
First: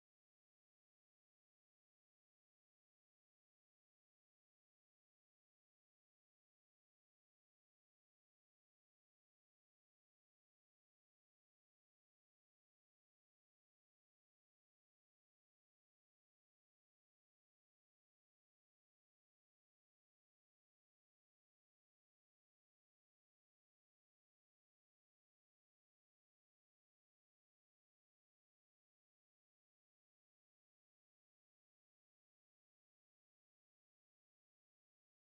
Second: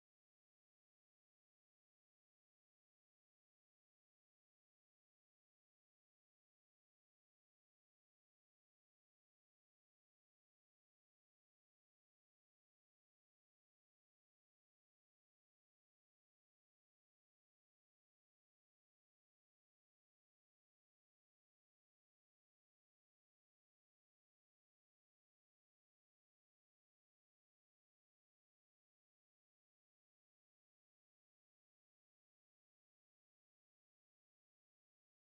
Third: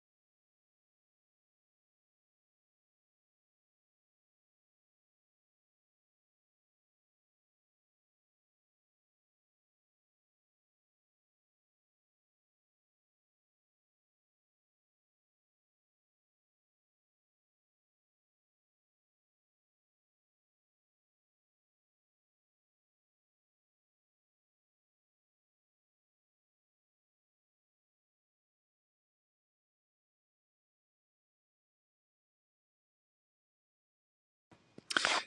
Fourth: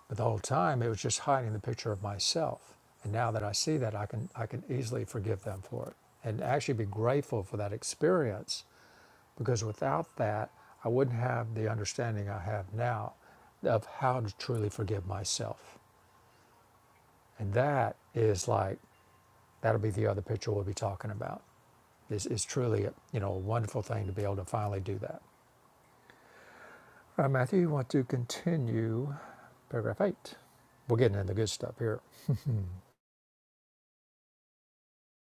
Speaker 1: But the whole time it was just hiding the picture of myself. And now that I see that, I can I can easily forgive them for it and actually be grateful for that experience because without that, I wouldn't have the understanding I have now of how to truly forgive myself. And that is like that'll be the other picture we'll be talking about. It's, it's truly a, you know a wonderful thing to be able to finally do that. All right, Matthew, you want to continue paragraph eight? We're getting into the good stuff here.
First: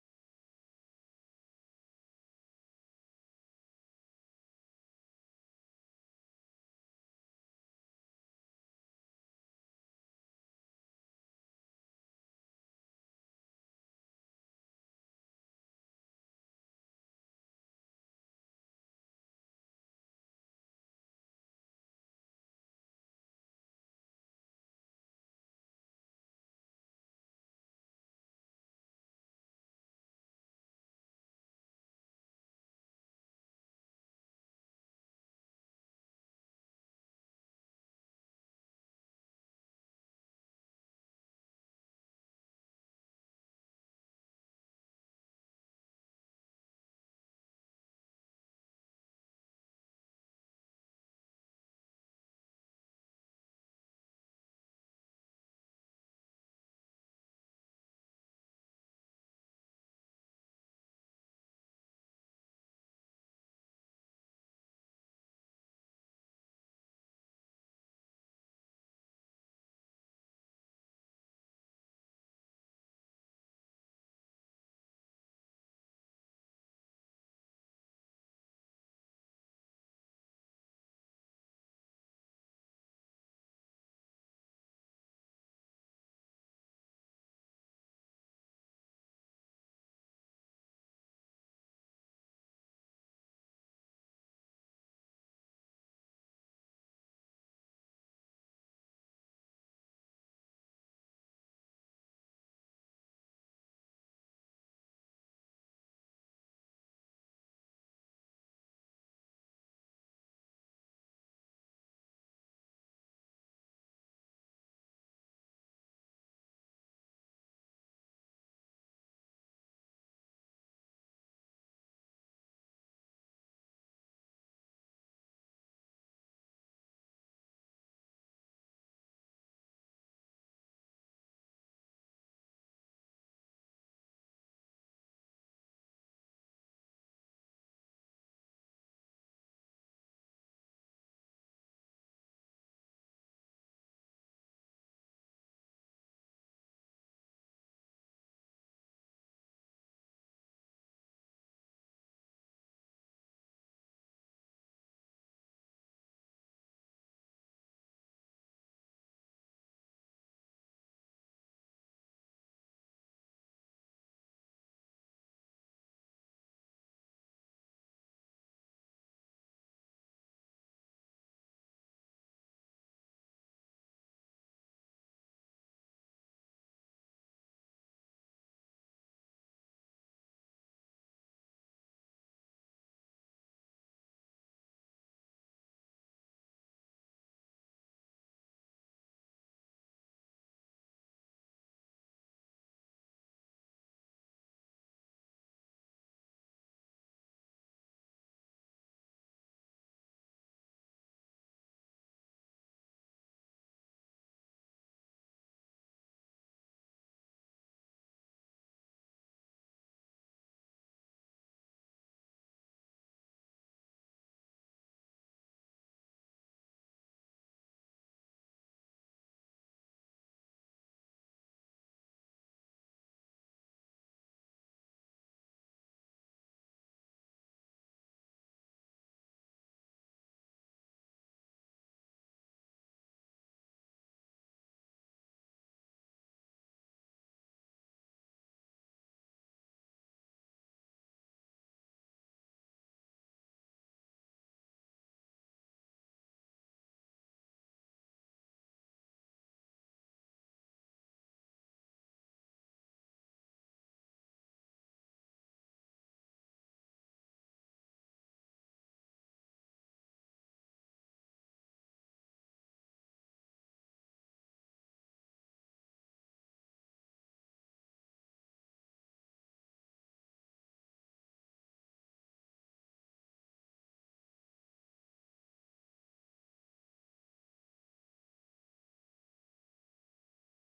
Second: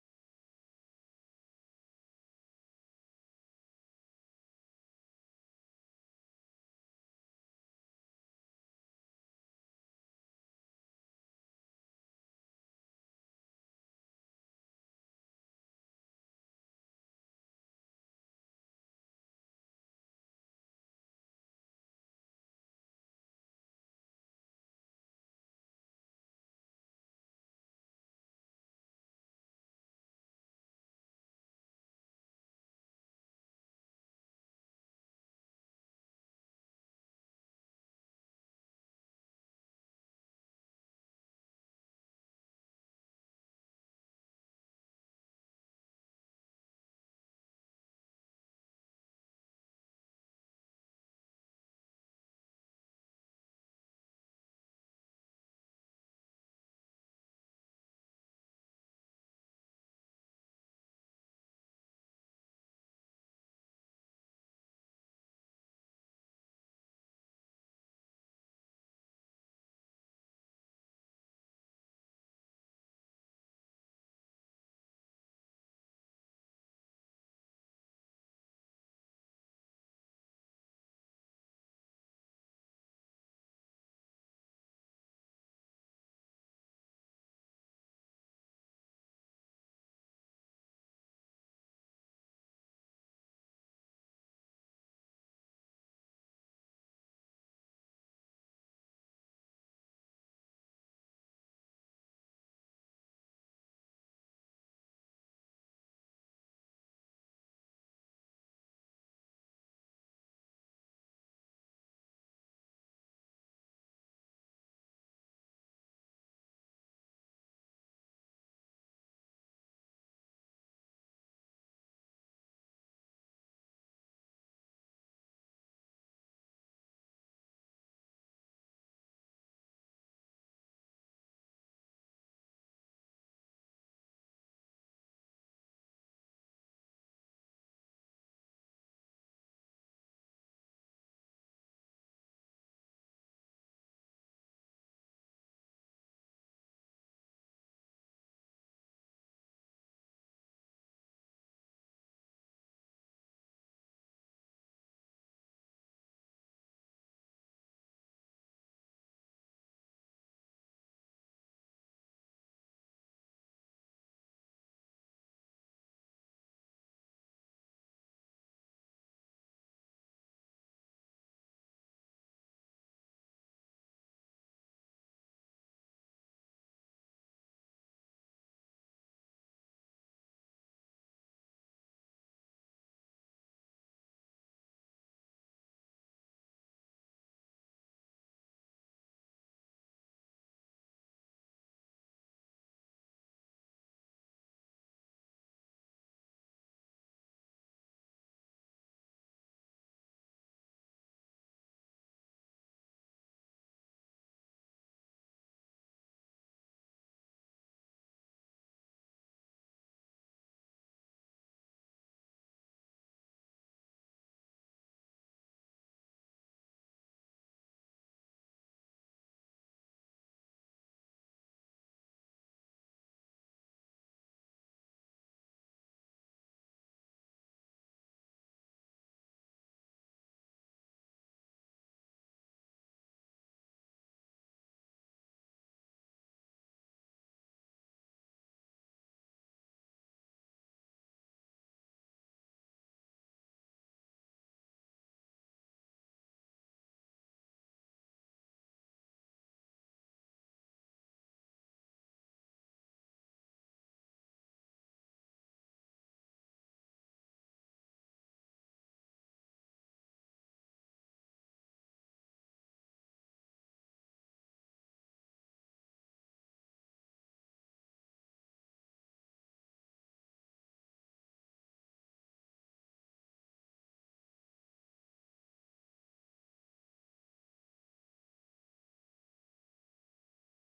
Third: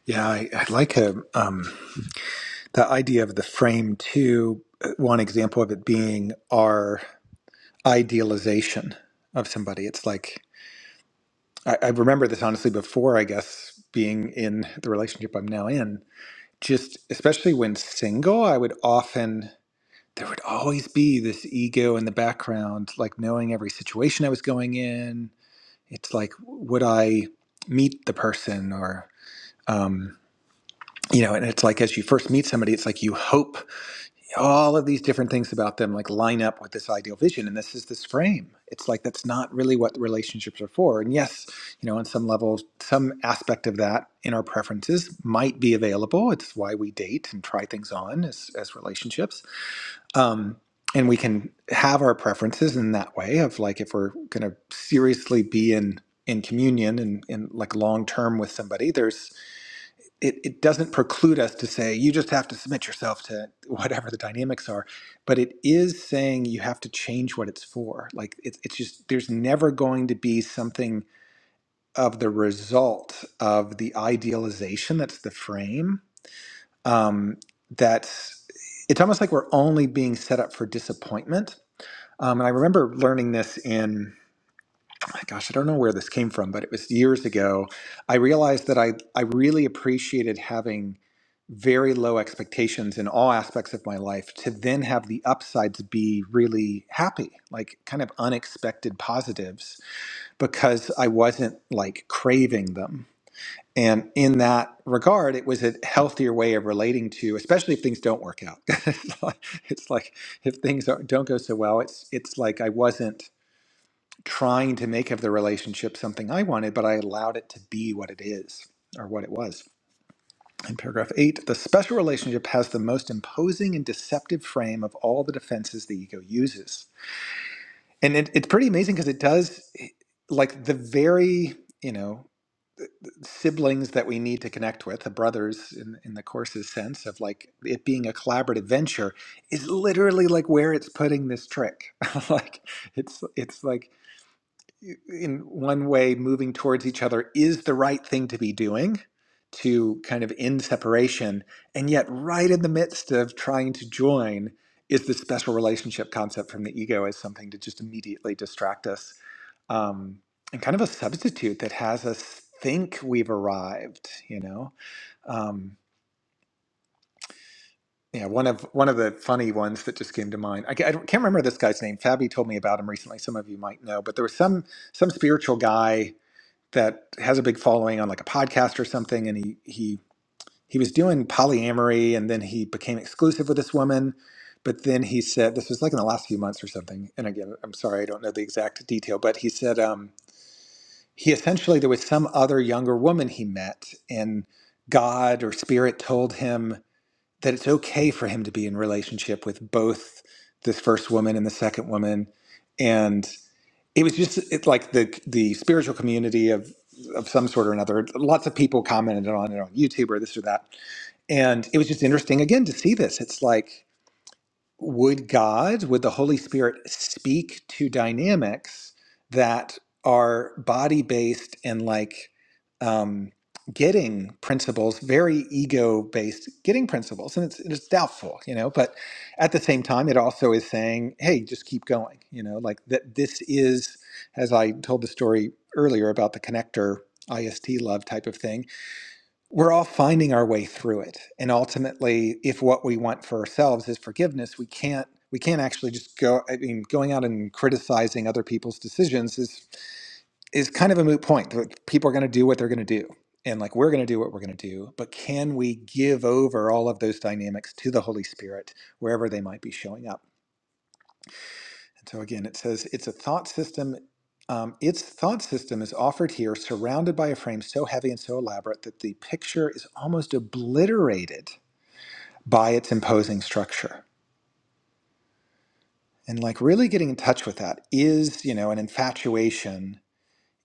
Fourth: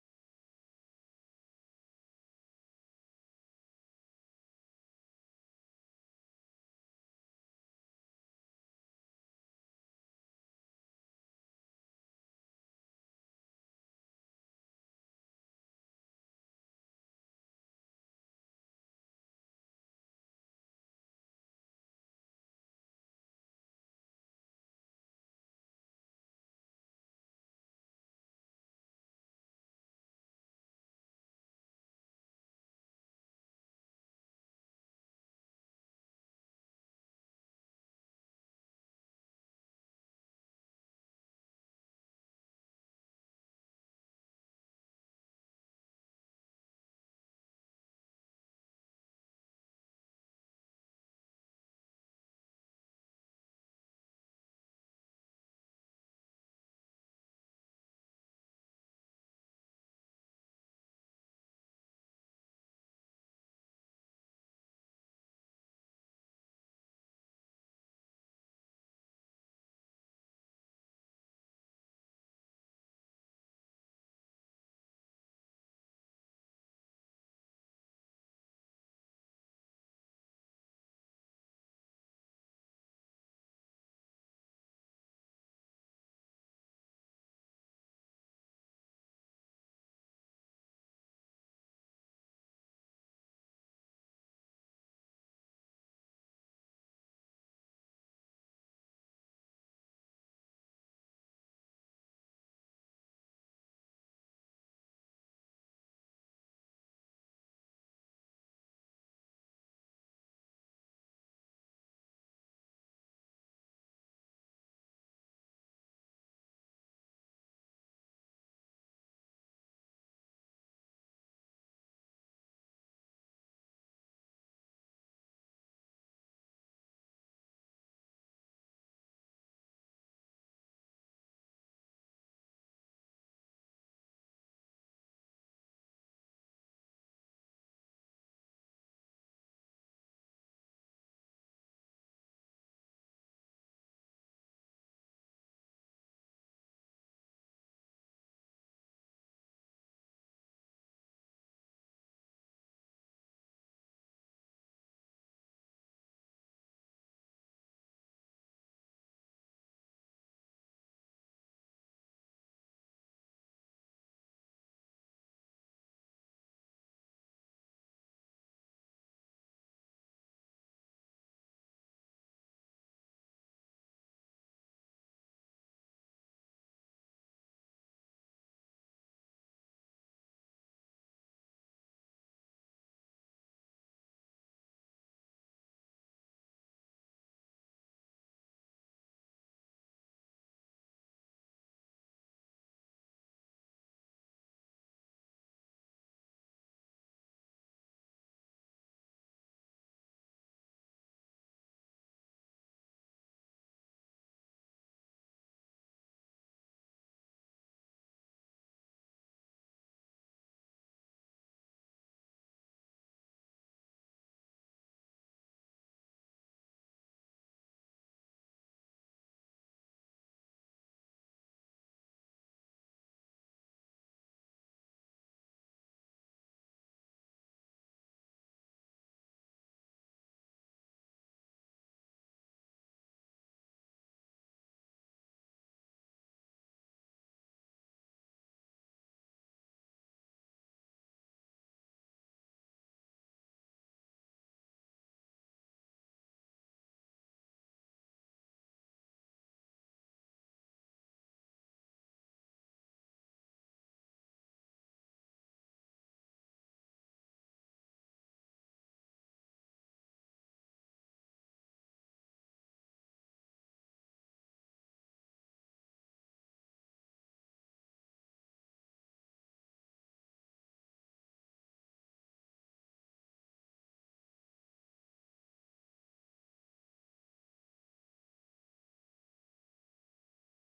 Speaker 2: yeah, I, I like a, um, the idea of the frame too. One example of it being our idealization of somebody. It's like I, I remember this honestly before, I guess, being in the relationship I'm now in. Just especially when single, I would often there would always be this ego in the background, like knowing every situation I was going in, it's like would i meet the person or um you know and it's like as you first meet somebody it's like you hope all of these different things about them like line up with this ideal vision and this is this frame it's like that's not really what relationships are for and yes you know on some level some aspect of that in our preferences might be available it's why we date and try things on as as relationships um, and we can have our preferences in that way of like if we're going to seriously be in in communion and, and like long term with somebody there's it, it doesn't preclude us to say you just have to submit yourself to whatever the dynamics are but it is saying you have to change what it's for like it's it's just there's never going to be something of the result of the idealization that's the frame um, that's it's almost like we're only being set up for disappointment um, and I remember learning this in, gosh, I don't know where this came from, but it was years ago. I realized that I, I really appreciated having very low expectations in all aspects of my life to then have the upsides be really happy, like kind of unexpected positives, because I wasn't like craving them. And in that regard, it was a healthier way of relating to, especially if things don't work out. it's like it's like if things don't don't go so well, it's it's like I wasn't trying to make of the relationship something I wanted, but I allowed it to be what it is or what it was. In paragraph eight, the special relationship has the most imposing and deceptive frame of all the defenses the ego uses. And it, it's pretty amazing because it does, eh, like, the very, you know, siblings that we need to connect with, the brothers in, in the course's sense of like it being a collaborative venture, is literally like where it's putting this trick. like, it's, it's like, in one way moving towards each other is the right thing to be doing to kind of end separation and yet right in the midst of trying to join is the special relationship concept from the ego as something to just immediately distract us um, and kind of a substitute that has us think we've arrived you know um, yeah one of one of the funny ones that just came to mind i, ca- I don't- can't remember this guy's name fabi told me about him recently some of you might know but there was some some spiritual guy that has a big following on like a podcast or something and he he he was doing polyamory and then he became exclusive with this woman but then he said this was like in the last few months or something and again i'm sorry i don't know the exact detail but he said um, he essentially there was some other younger woman he met and god or spirit told him that it's okay for him to be in relationship with both this first woman and the second woman and it was just it's like the the spiritual community of of some sort or another. Lots of people commented on it on YouTube or this or that, and it was just interesting again to see this. It's like would God, would the Holy Spirit speak to dynamics that are body based and like um, getting principles, very ego based getting principles? And it's, it's doubtful, you know, but at the same time, it also is saying, hey, just keep going, you know, like that this is, as I told the story earlier about the connector IST love type of thing we're all finding our way through it and ultimately if what we want for ourselves is forgiveness we can't we can't actually just go i mean going out and criticizing other people's decisions is is kind of a moot point Like, people are going to do what they're going to do and like we're going to do what we're going to do but can we give over all of those dynamics to the holy spirit wherever they might be showing up and so again, it says it's a thought system. Um, its thought system is offered here, surrounded by a frame so heavy and so elaborate that the picture is almost obliterated by its imposing structure. And like really getting in touch with that is, you know, an infatuation.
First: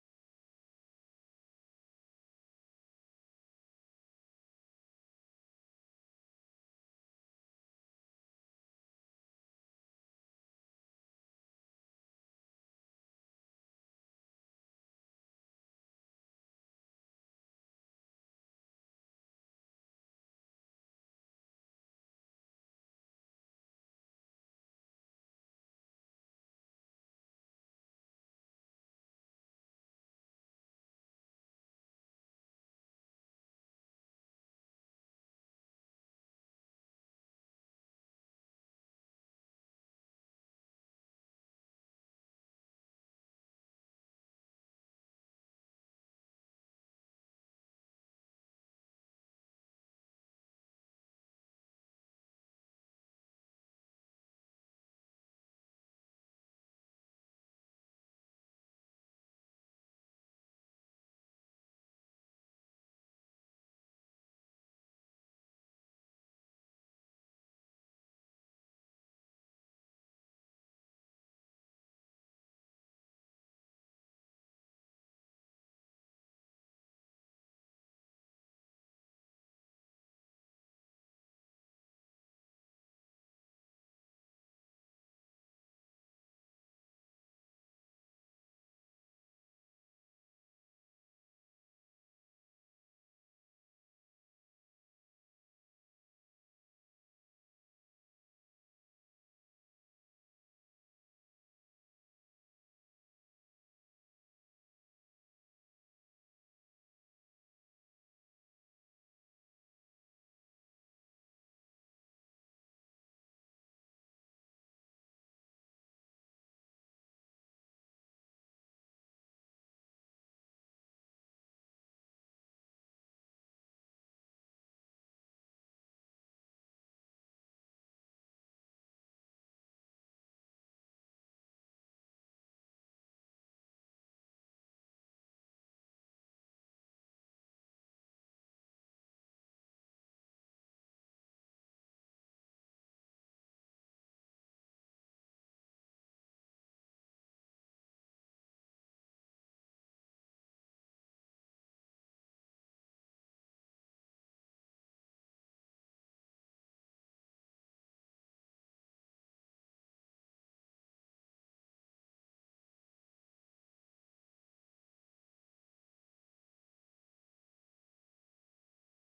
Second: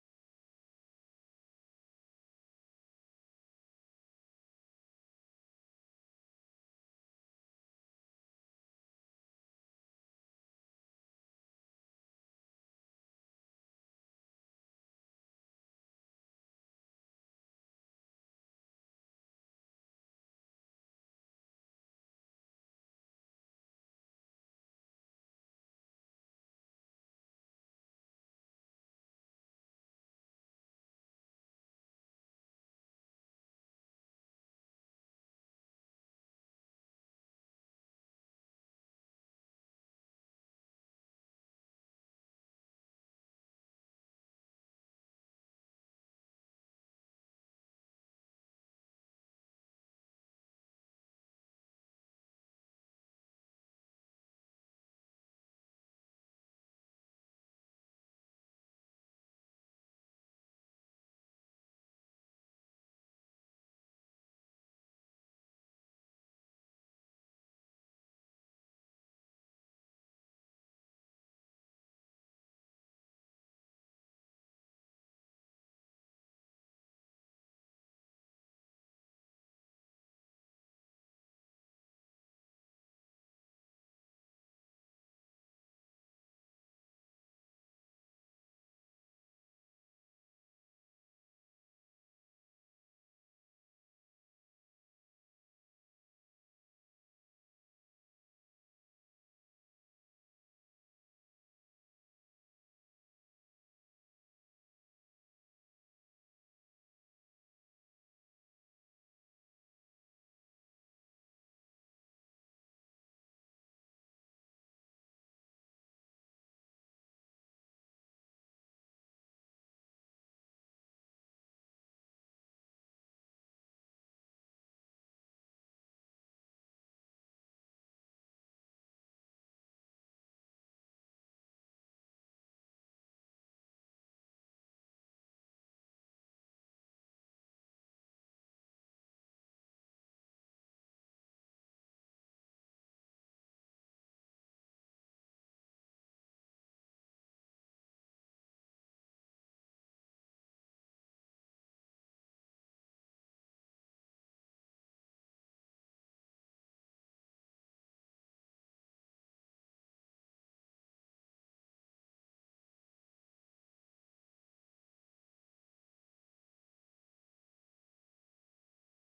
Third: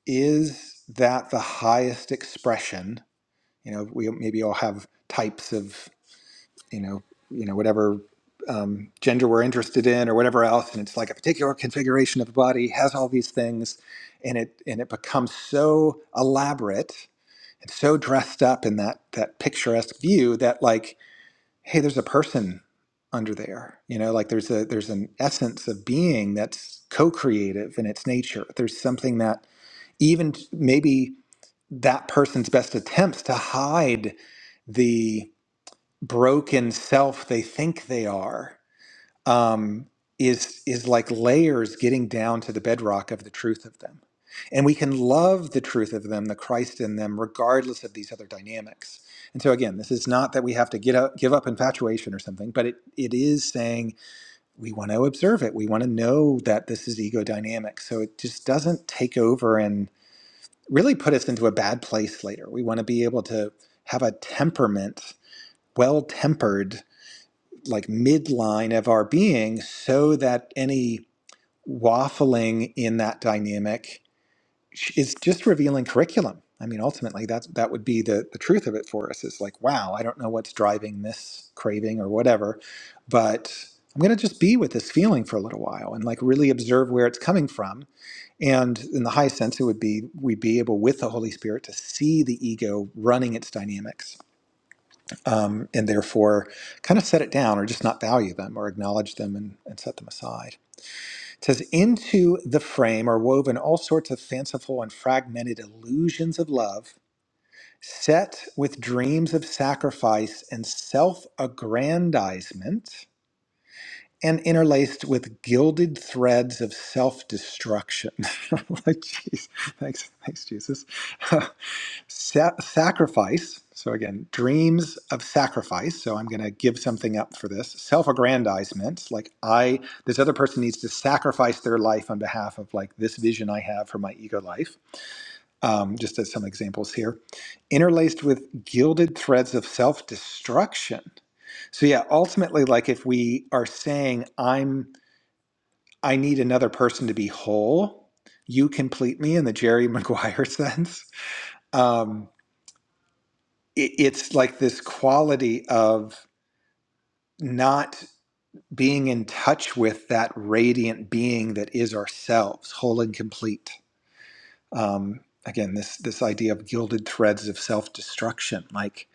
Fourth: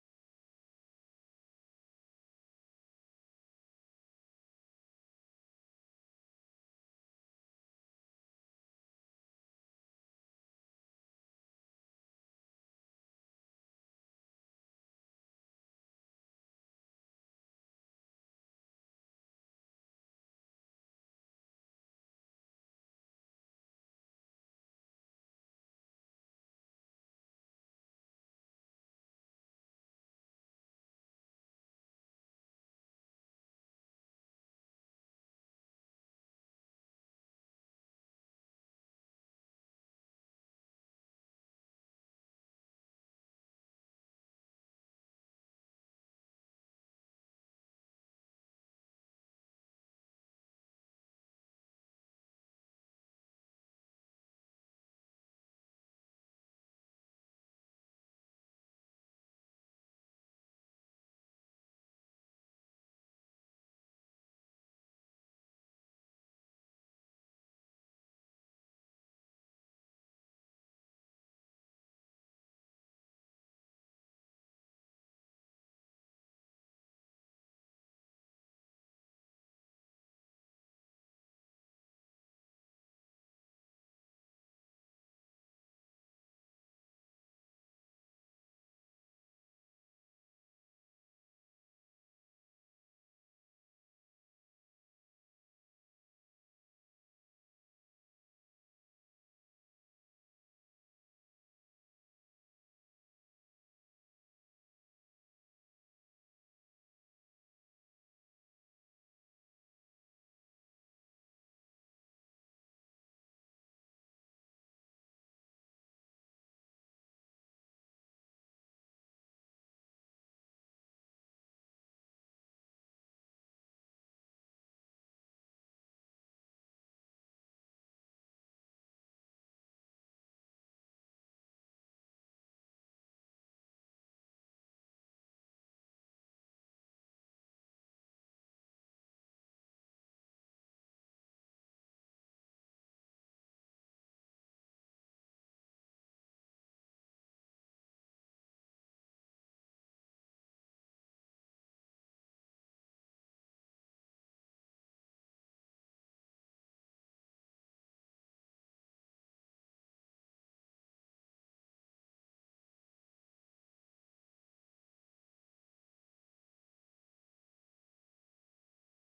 Speaker 2: Is that the highest expression? You know, we maybe all have types of you know, you know, whatever um, gender we're interested in or whatever else. And it's like a particular configuration of a body has all these things, and it and it becomes so elaborate and so dressed up in that that picturesque view that like, hey, there's a person under there. You know, like there's a there's an essence of being that's co-creative in its nature. There's something that even maybe that person's best attempts to hide the broken self they think they are um, is is like layers getting down to the bedrock of the truth of them and we can love the truth of them the christ in them regardless of these other dynamics and so again this is not that we have to get up, give up infatuation or something but it, it is saying we want to observe it we want to know that this is ego dynamic so it just doesn't take over and really put us into a bad place later we want to be able to have a temperament well tempered like midline of our being so that any waffling in that dynamic is just revealing curriculum i mean ultimately that's that would be the the truth of it for us is like wow i don't know what's driving this craving or whatever but i'm going to just be with this feeling for a little while and like really observe where it's coming from and in the high sense it would be we'd be able with the holy spirit to see the ego running its dynamics um, and therefore kind of set it down or just not value them or acknowledge them and, and set them aside. It says, Into the frame are woven all sorts of fanciful and fragmented illusions of love, set with dreams of sacrifice and self aggrandizement. And interlaced with gilded threads of self-destruction. like, jeez, thanks, thanks, Jesus. Sa- sacrifice. So again, dreams of sacrifice. So I'm going to give something up for this. Self-aggrandizement, like I, this other person needs to sacrifice their life on behalf of like this vision I have for my ego life. Um, just as some examples here, interlaced with gilded threads of self-destruction. So yeah, ultimately, like if we are saying I'm, I need another person to be whole, you complete me in the Jerry Maguire sense. Um, it, it's like this quality of not being in touch with that radiant being that is ourselves, whole and complete. Um, again, this this idea of gilded threads of self destruction. Like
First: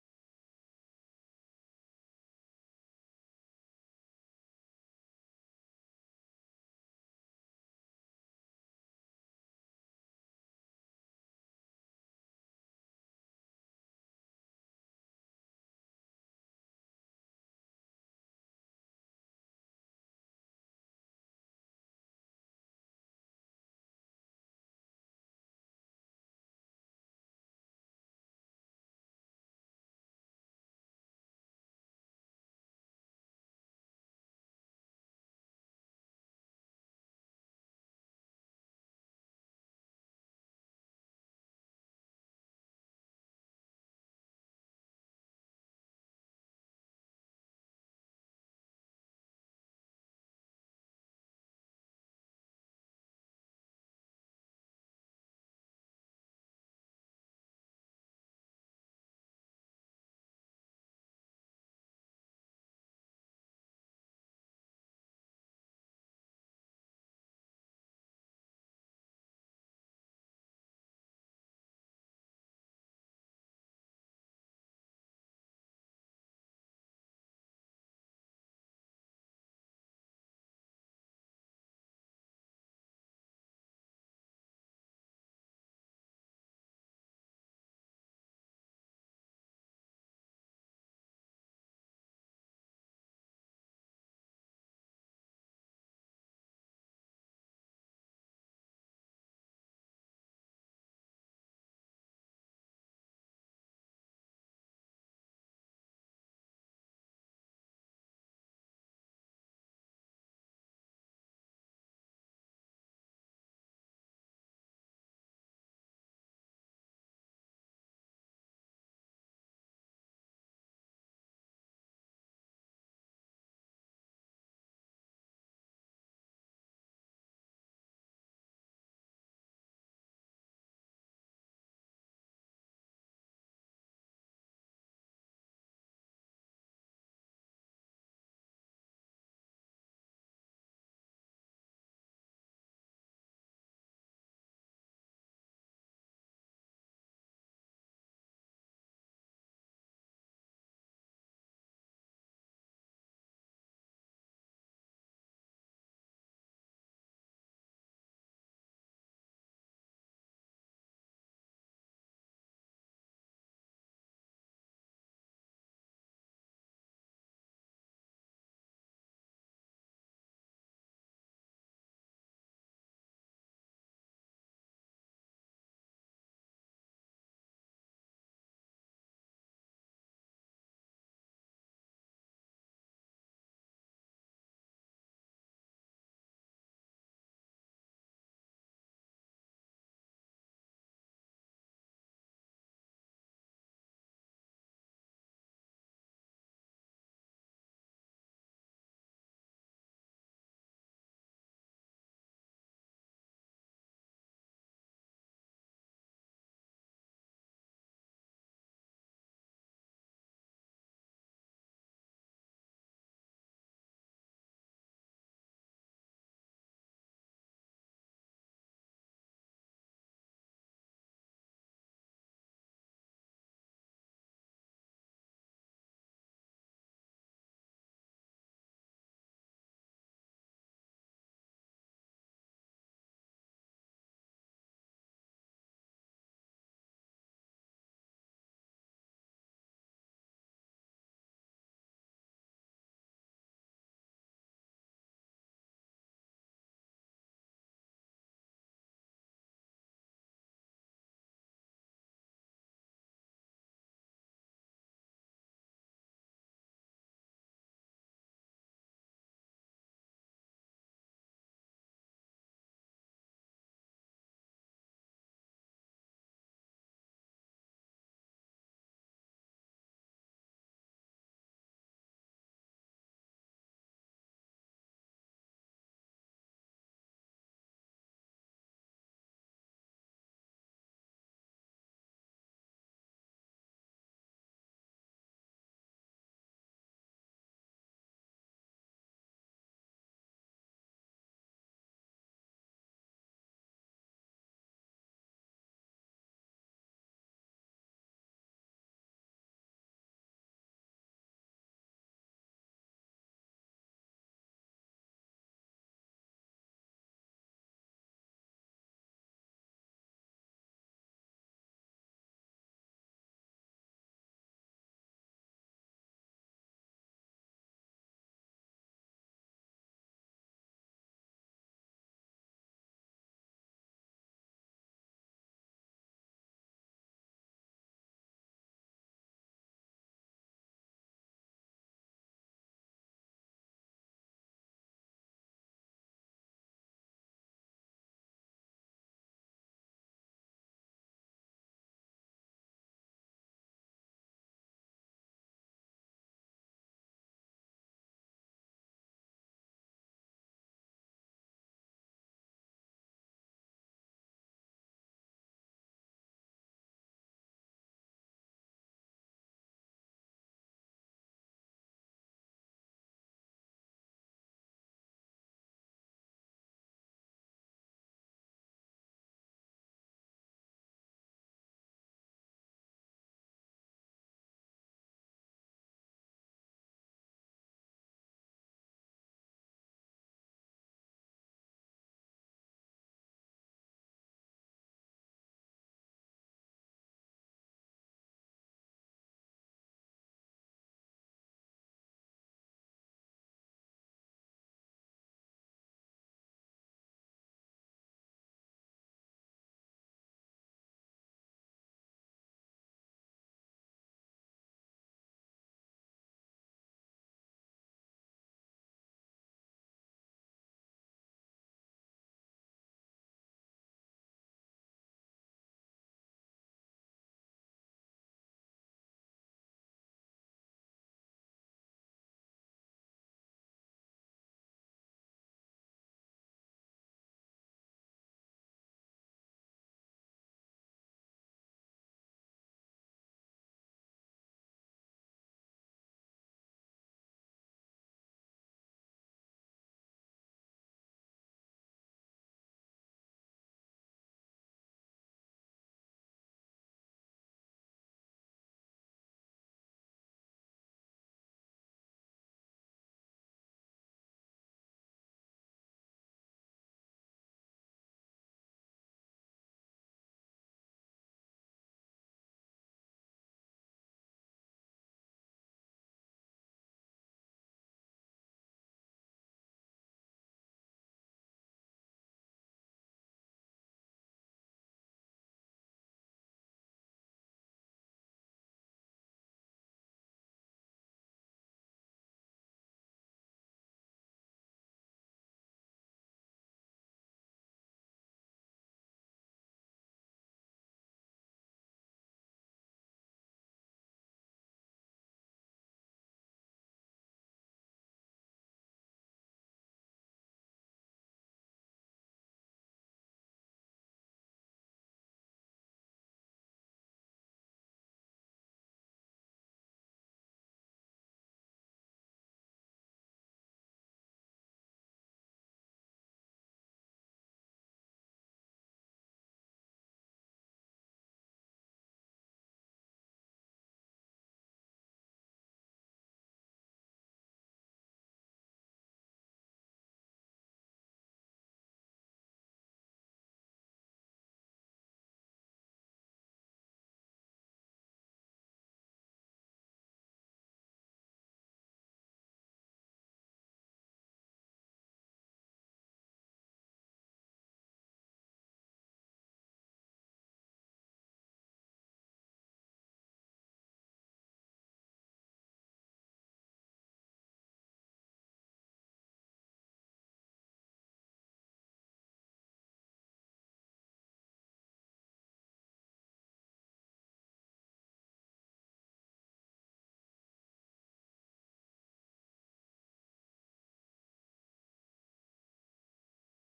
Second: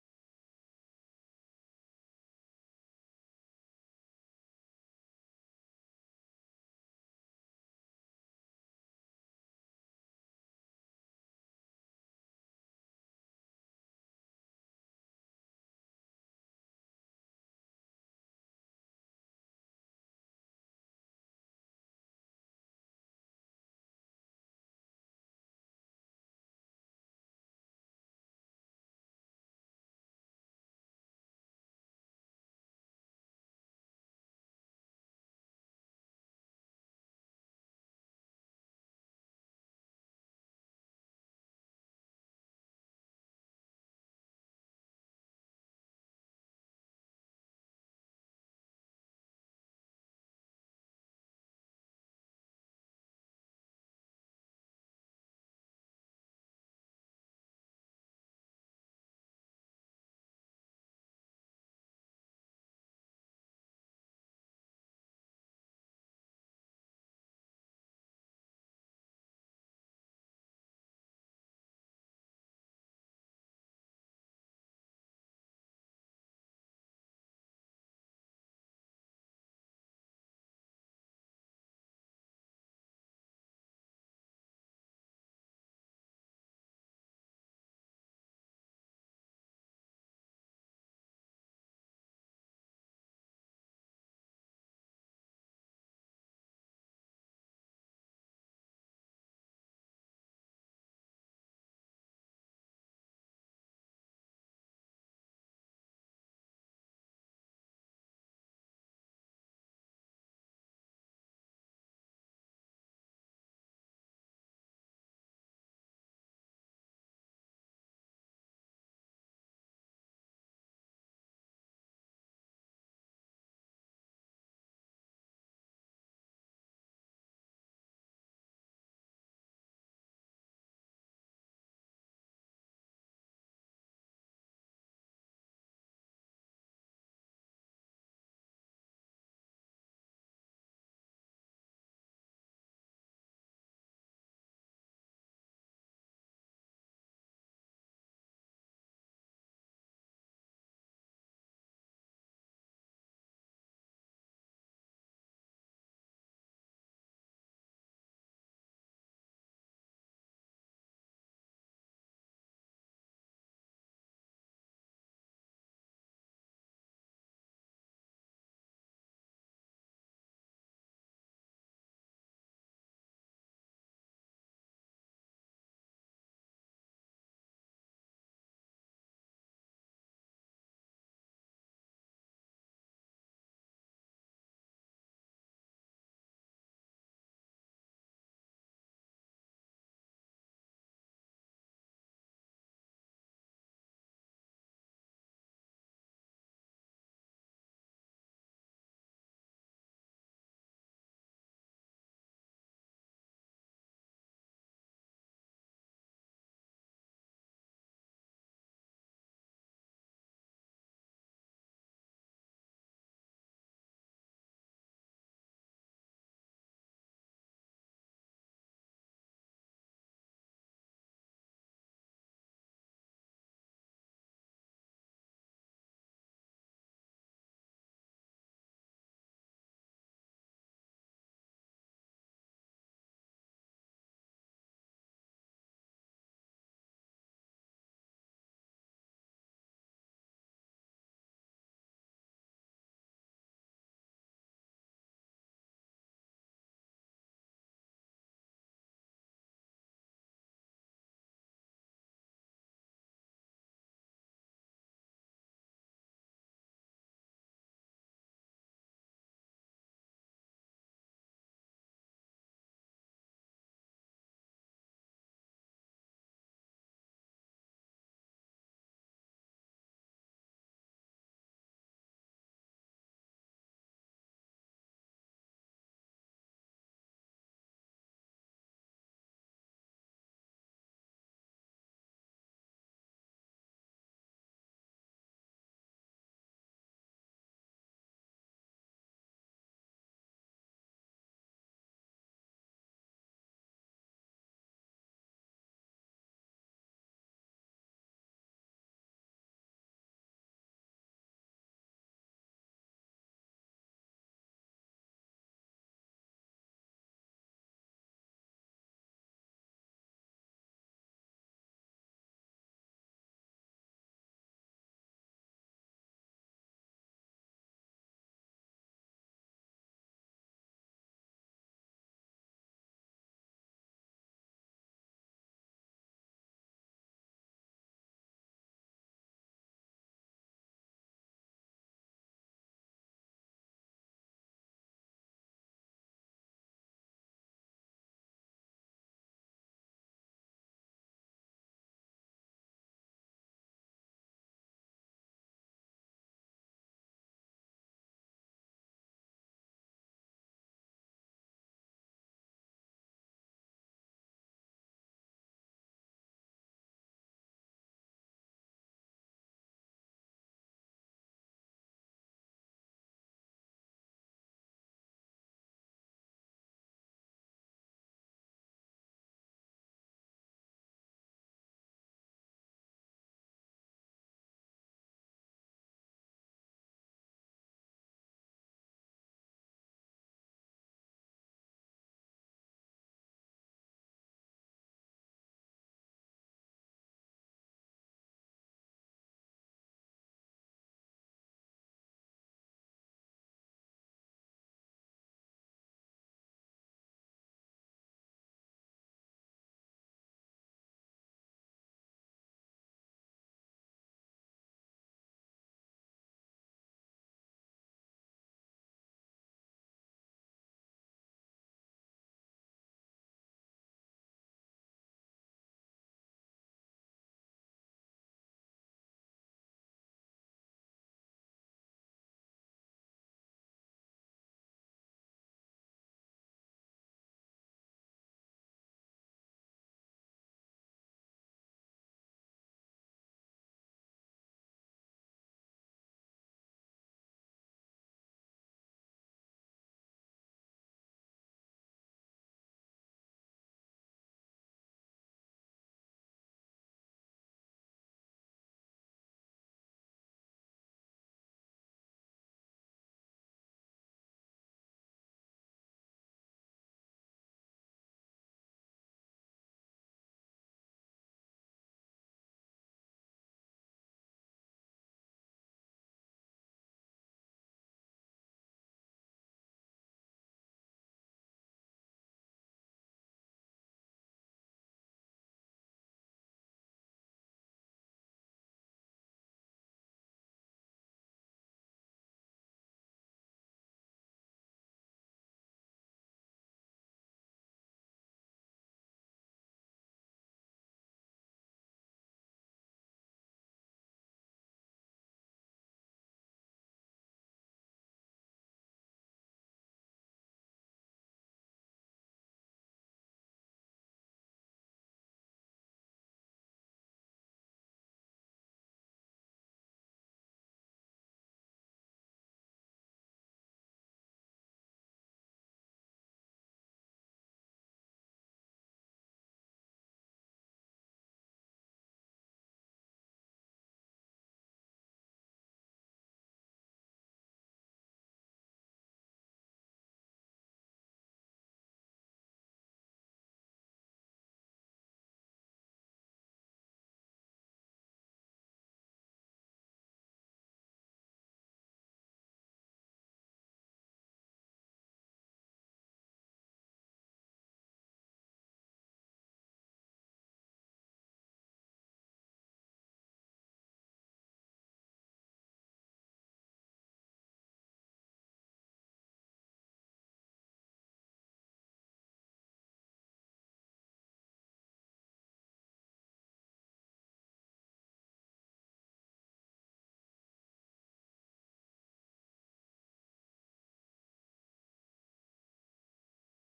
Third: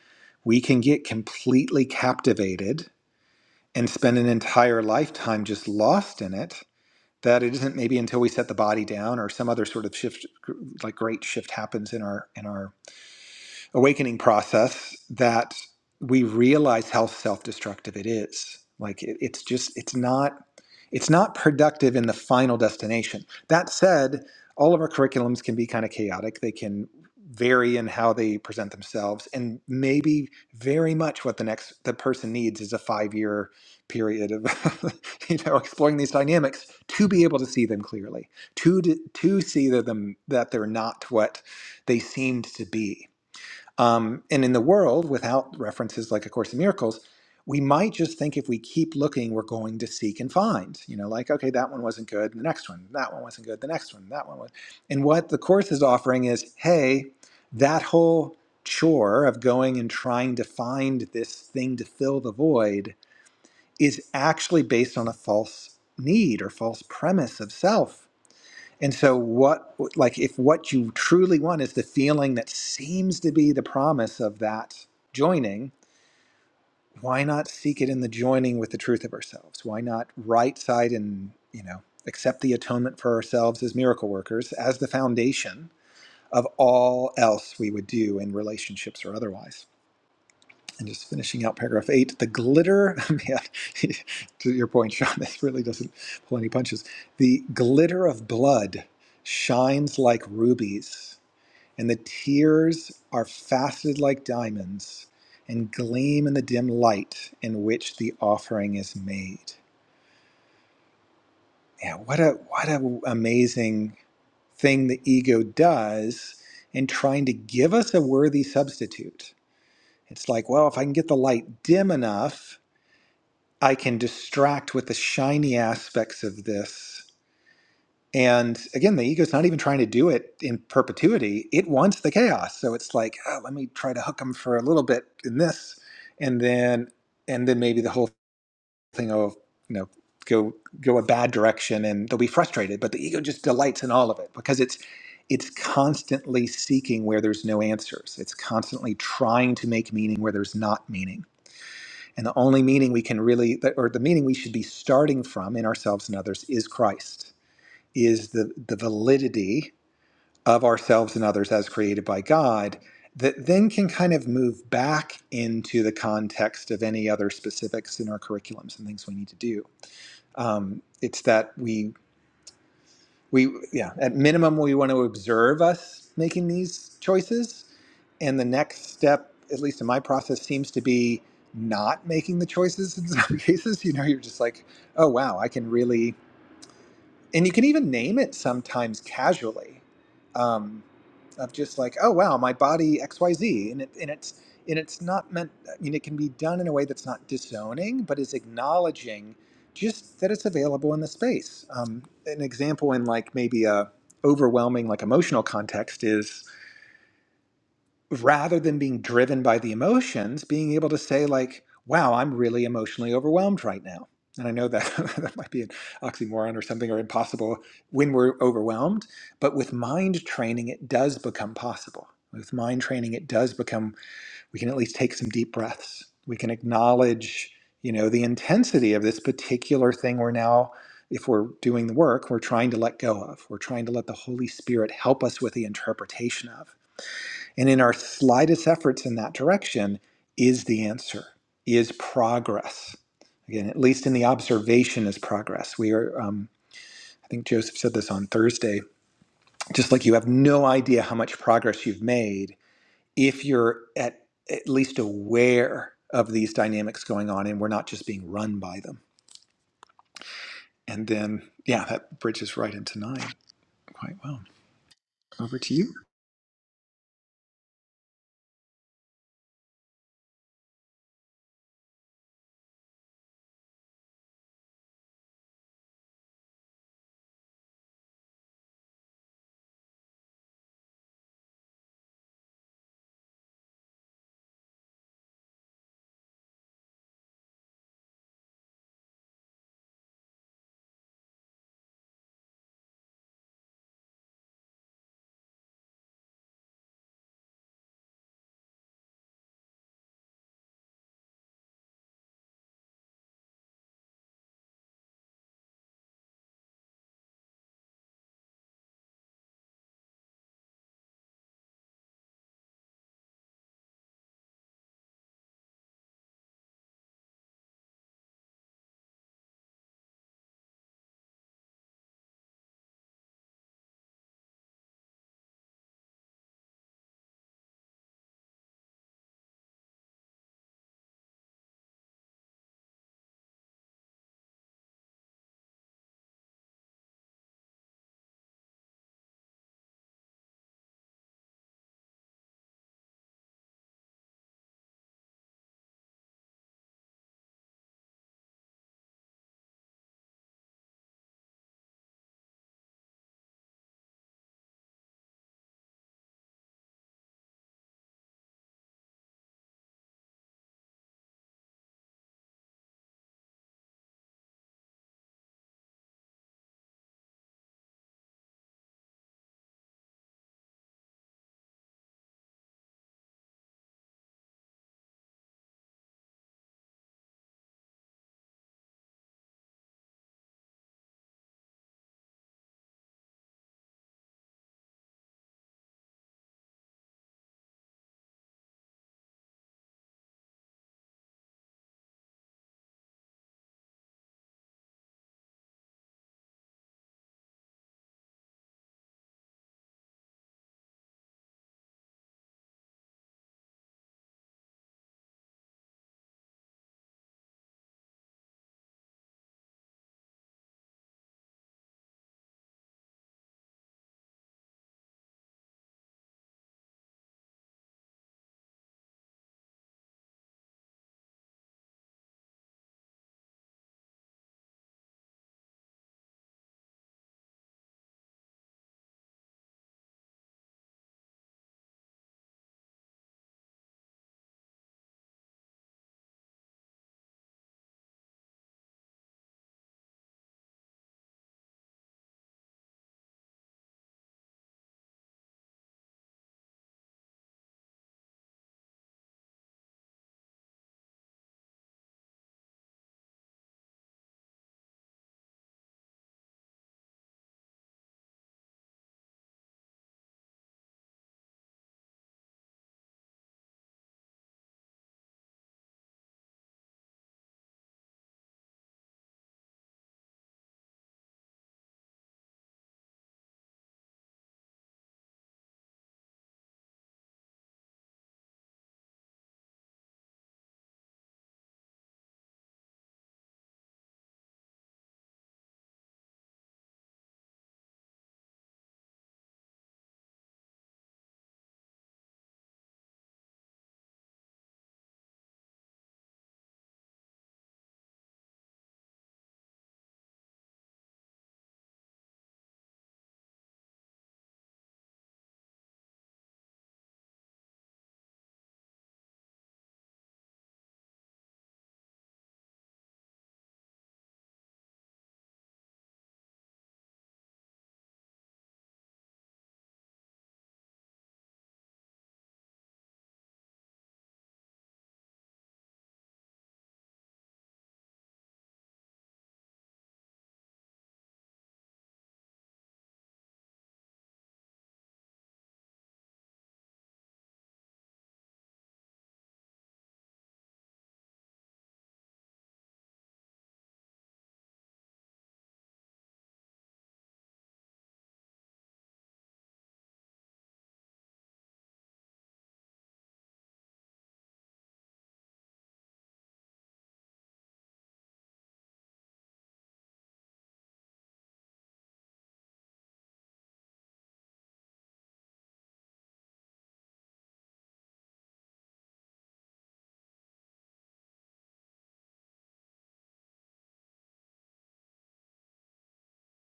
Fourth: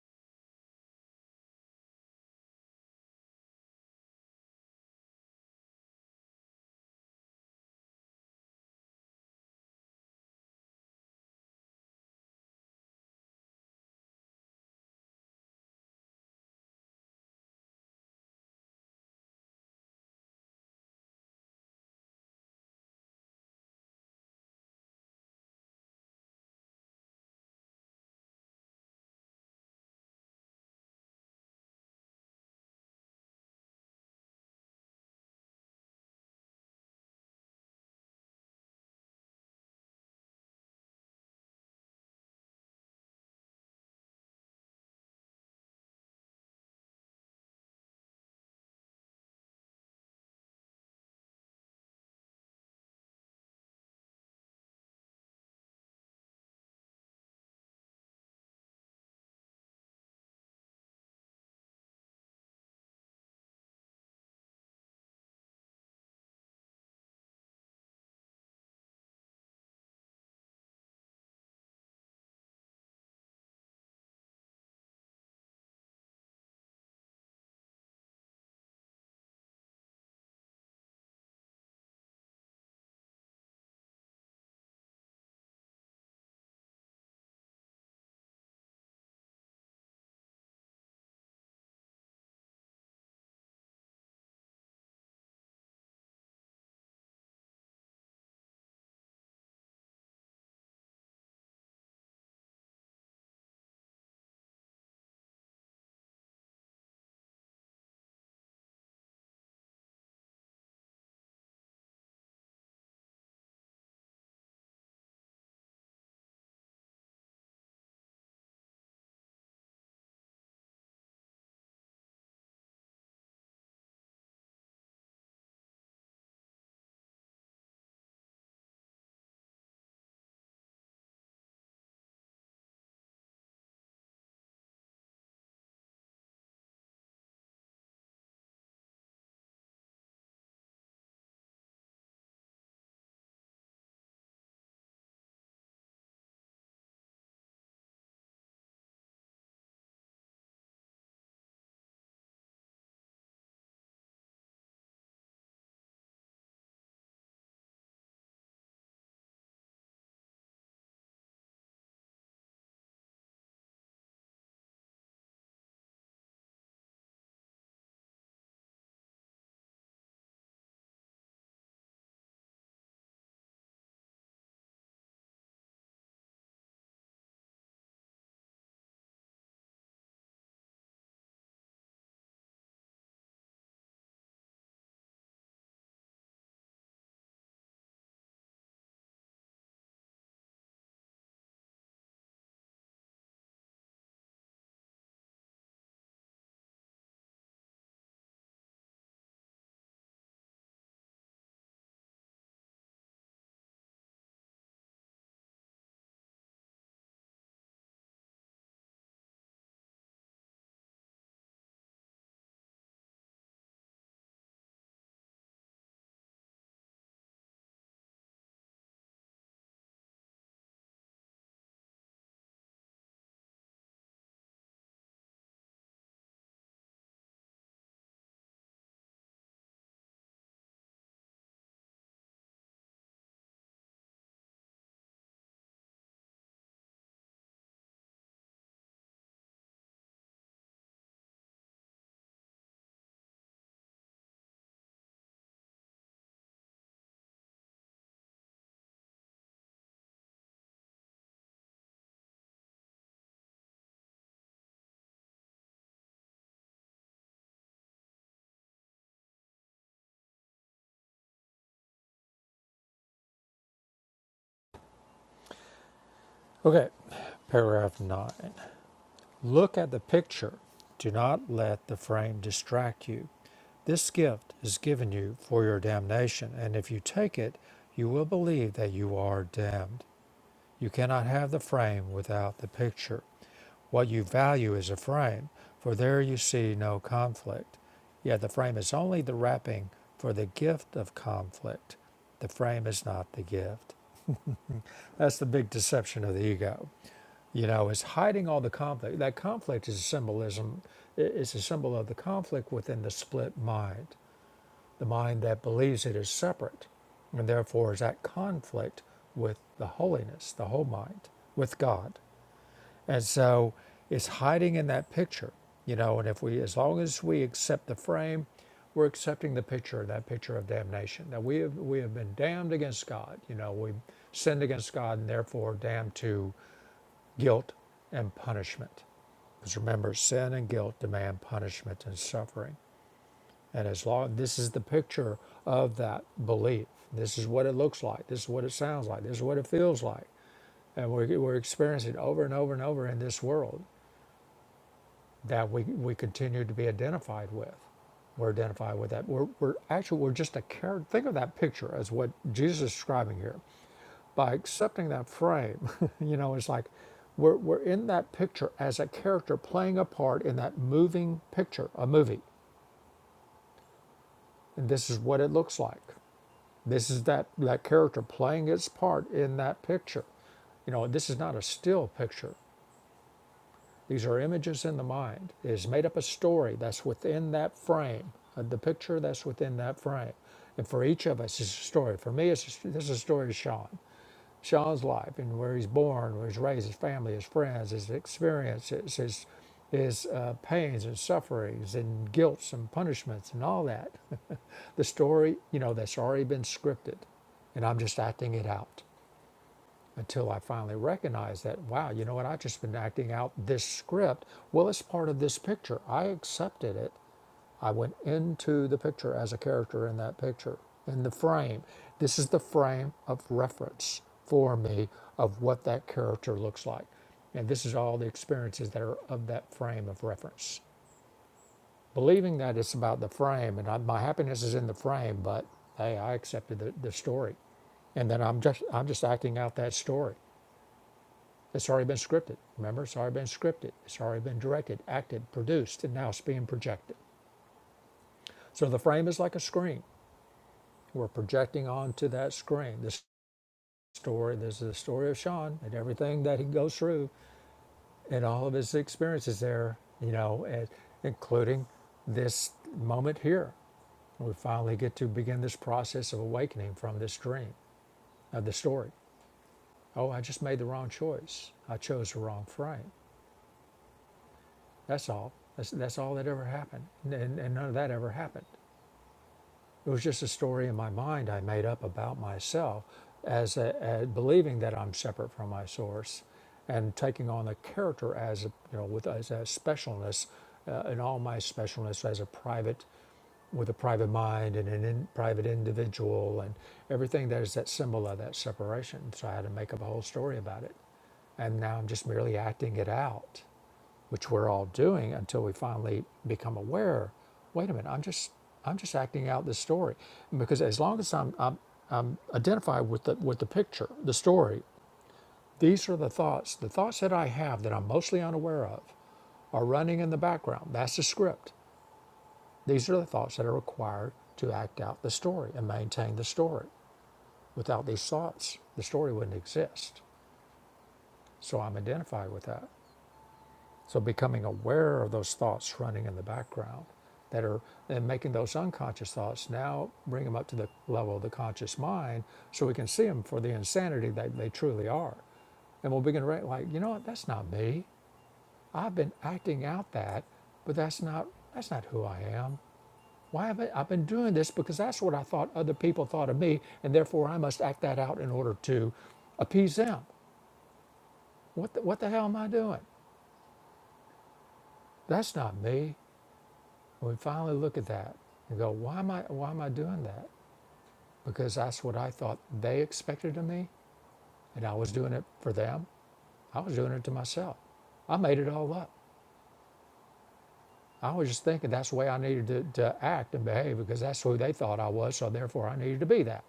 Speaker 2: we can get completely captivated and spend an entire lifetime just lost in it. That it isn't maybe until we set the body down or some other sort of shift, like great shift happens in our in our awakening process that we realize how self-destructive it is like it, it's just it's not it's not productive in the final destination that said all of our curriculums can be kind of chaotic they can vary in how they present themselves and maybe very much what the next the person needs is a five year period of you know exploring these dynamics to be able to see them clearly to to see that them that they're not what they seemed to be um, and in the world, without references like A Course in Miracles, we might just think if we keep looking, we're going to seek and find. You know, like, okay, that one wasn't good, the next one, that one wasn't good, the next one, that one was. And what the Course is offering is hey, that whole chore of going and trying to find this thing to fill the void is actually based on a false need or false premise of self and so, what, like, if what you truly want is the feeling that seems to be the promise of that joining, why not seek it in the joining with the truth of ourselves? Why not right side and, you know, accept the atonement for ourselves as miracle workers as the foundation of all else we would do in relationships or otherwise? And just finishing out paragraph eight, the glitter, man, to your point, Sean, this really doesn't pull any punches. The glitter of blood shines like rubies, and the tears are faceted like diamonds and gleam in the dim light in which the offering is made. Yeah, what a what a amazing thing the ego does in trying to give us a worthy substitute. It's like, well, if I can get the light dim enough, I can distract with the shiny aspects of this. And again, the ego's not even trying to do it in perpetuity. It wants the chaos. So it's like, oh, let me try to hook them for a little bit in this, and then and then maybe the whole thing will, you know, go go a bad direction and they'll be frustrated. But the ego just delights in all of it because it's it's constantly seeking where there's no answers. It's constantly trying to make meaning where there's not meaning and the only meaning we can really, or the meaning we should be starting from in ourselves and others is Christ, is the, the validity of ourselves and others as created by God, that then can kind of move back into the context of any other specifics in our curriculums and things we need to do. Um, it's that we we yeah at minimum we want to observe us making these choices and the next step at least in my process seems to be not making the choices in some cases you know you're just like oh wow i can really and you can even name it sometimes casually Um, of just like oh wow my body xyz and, it, and it's and it's not meant i mean it can be done in a way that's not disowning but is acknowledging just that it's available in the space um, an example in like maybe a overwhelming like emotional context is rather than being driven by the emotions, being able to say like, "Wow, I'm really emotionally overwhelmed right now." And I know that that might be an oxymoron or something or impossible when we're overwhelmed, but with mind training, it does become possible. With mind training, it does become we can at least take some deep breaths. We can acknowledge, you know, the intensity of this particular thing we're now if we're doing the work, we're trying to let go of. We're trying to let the Holy Spirit help us with the interpretation of. And in our slightest efforts in that direction is the answer, is progress. Again, at least in the observation is progress. We are, um, I think Joseph said this on Thursday, just like you have no idea how much progress you've made if you're at, at least aware of these dynamics going on and we're not just being run by them. And then, yeah, that bridges right into nine quite well. Over to you.
Speaker 1: Okay, paragraph 9. Look at the picture. Do not let the frame distract you. This gift is given you for your damnation, and if you take it, you will believe that you are damned. You cannot have the frame without the picture. What you value is a frame, for there you see no conflict. Yet the frame is only the wrapping for the gift of conflict. The frame is not the gift. That's the big deception of the ego. You know, it's hiding all the conflict. That conflict is a symbolism. It's a symbol of the conflict within the split mind, the mind that believes it is separate, and therefore is at conflict with the holiness, the whole mind, with God. And so, it's hiding in that picture. You know, and if we, as long as we accept the frame, we're accepting the picture, that picture of damnation. That we have we have been damned against God. You know, we sinned against God, and therefore damned to guilt and punishment. Because remember, sin and guilt demand punishment and suffering. And as long this is the picture of that belief, this is what it looks like, this is what it sounds like, this is what it feels like. And we're, we're experiencing over and over and over in this world that we, we continue to be identified with. We're identified with that. We're, we're actually, we're just a character. Think of that picture as what Jesus is describing here by accepting that frame, you know, it's like we're, we're in that picture as a character playing a part in that moving picture, a movie. And this is what it looks like. This is that, that character playing its part in that picture. You know, this is not a still picture. These are images in the mind. It is made up a story that's within that frame, uh, the picture that's within that frame. And for each of us, it's a story. For me, it's a, this is a story of Sean. Sean's life and where he's born, where he's raised, his family, his friends, his experiences, his his uh, pains and sufferings and guilts and punishments and all that. the story, you know, that's already been scripted, and I'm just acting it out until I finally recognize that. Wow, you know what? I've just been acting out this script. Well, it's part of this picture. I accepted it. I went into the picture as a character in that picture, in the frame. This is the frame of reference for me of what that character looks like. And this is all the experiences that are of that frame of reference. Believing that it's about the frame and I, my happiness is in the frame, but hey, I accepted the, the story. And then I'm just I'm just acting out that story. It's already been scripted. Remember, it's already been scripted. It's already been directed, acted, produced, and now it's being projected. So the frame is like a screen. We're projecting onto that screen this story. This is the story of Sean and everything that he goes through and all of his experiences there, you know, and including this moment here. We finally get to begin this process of awakening from this dream of the story. Oh, I just made the wrong choice. I chose the wrong frame. That's all. That's, that's all that ever happened. And, and none of that ever happened. It was just a story in my mind I made up about myself as, a, as believing that I'm separate from my source and taking on the character as a, you know with as a specialness uh, and all my specialness as a private with a private mind and an in, private individual and everything that is that symbol of that separation so I had to make up a whole story about it and now I'm just merely acting it out which we're all doing until we finally become aware wait a minute i'm just i'm just acting out this story because as long as i'm, I'm identified with the with the picture the story these are the thoughts the thoughts that i have that i'm mostly unaware of are running in the background that's the script these are the thoughts that are required to act out the story and maintain the story without these thoughts the story wouldn't exist so i'm identified with that So becoming aware of those thoughts running in the background that are and making those unconscious thoughts now bring them up to the level of the conscious mind so we can see them for the insanity that they truly are. And we'll begin to re- like, you know what, that's not me. I've been acting out that, but that's not that's not who I am. Why have I, I've been doing this because that's what I thought other people thought of me, and therefore I must act that out in order to appease them. What the, what the hell am I doing? That's not me. When we finally look at that and go, why am I why am I doing that? Because that's what I thought they expected of me, and I was doing it for them. I was doing it to myself. I made it all up. I was just thinking that's the way I needed to, to act and behave because that's who they thought I was, so therefore I needed to be that.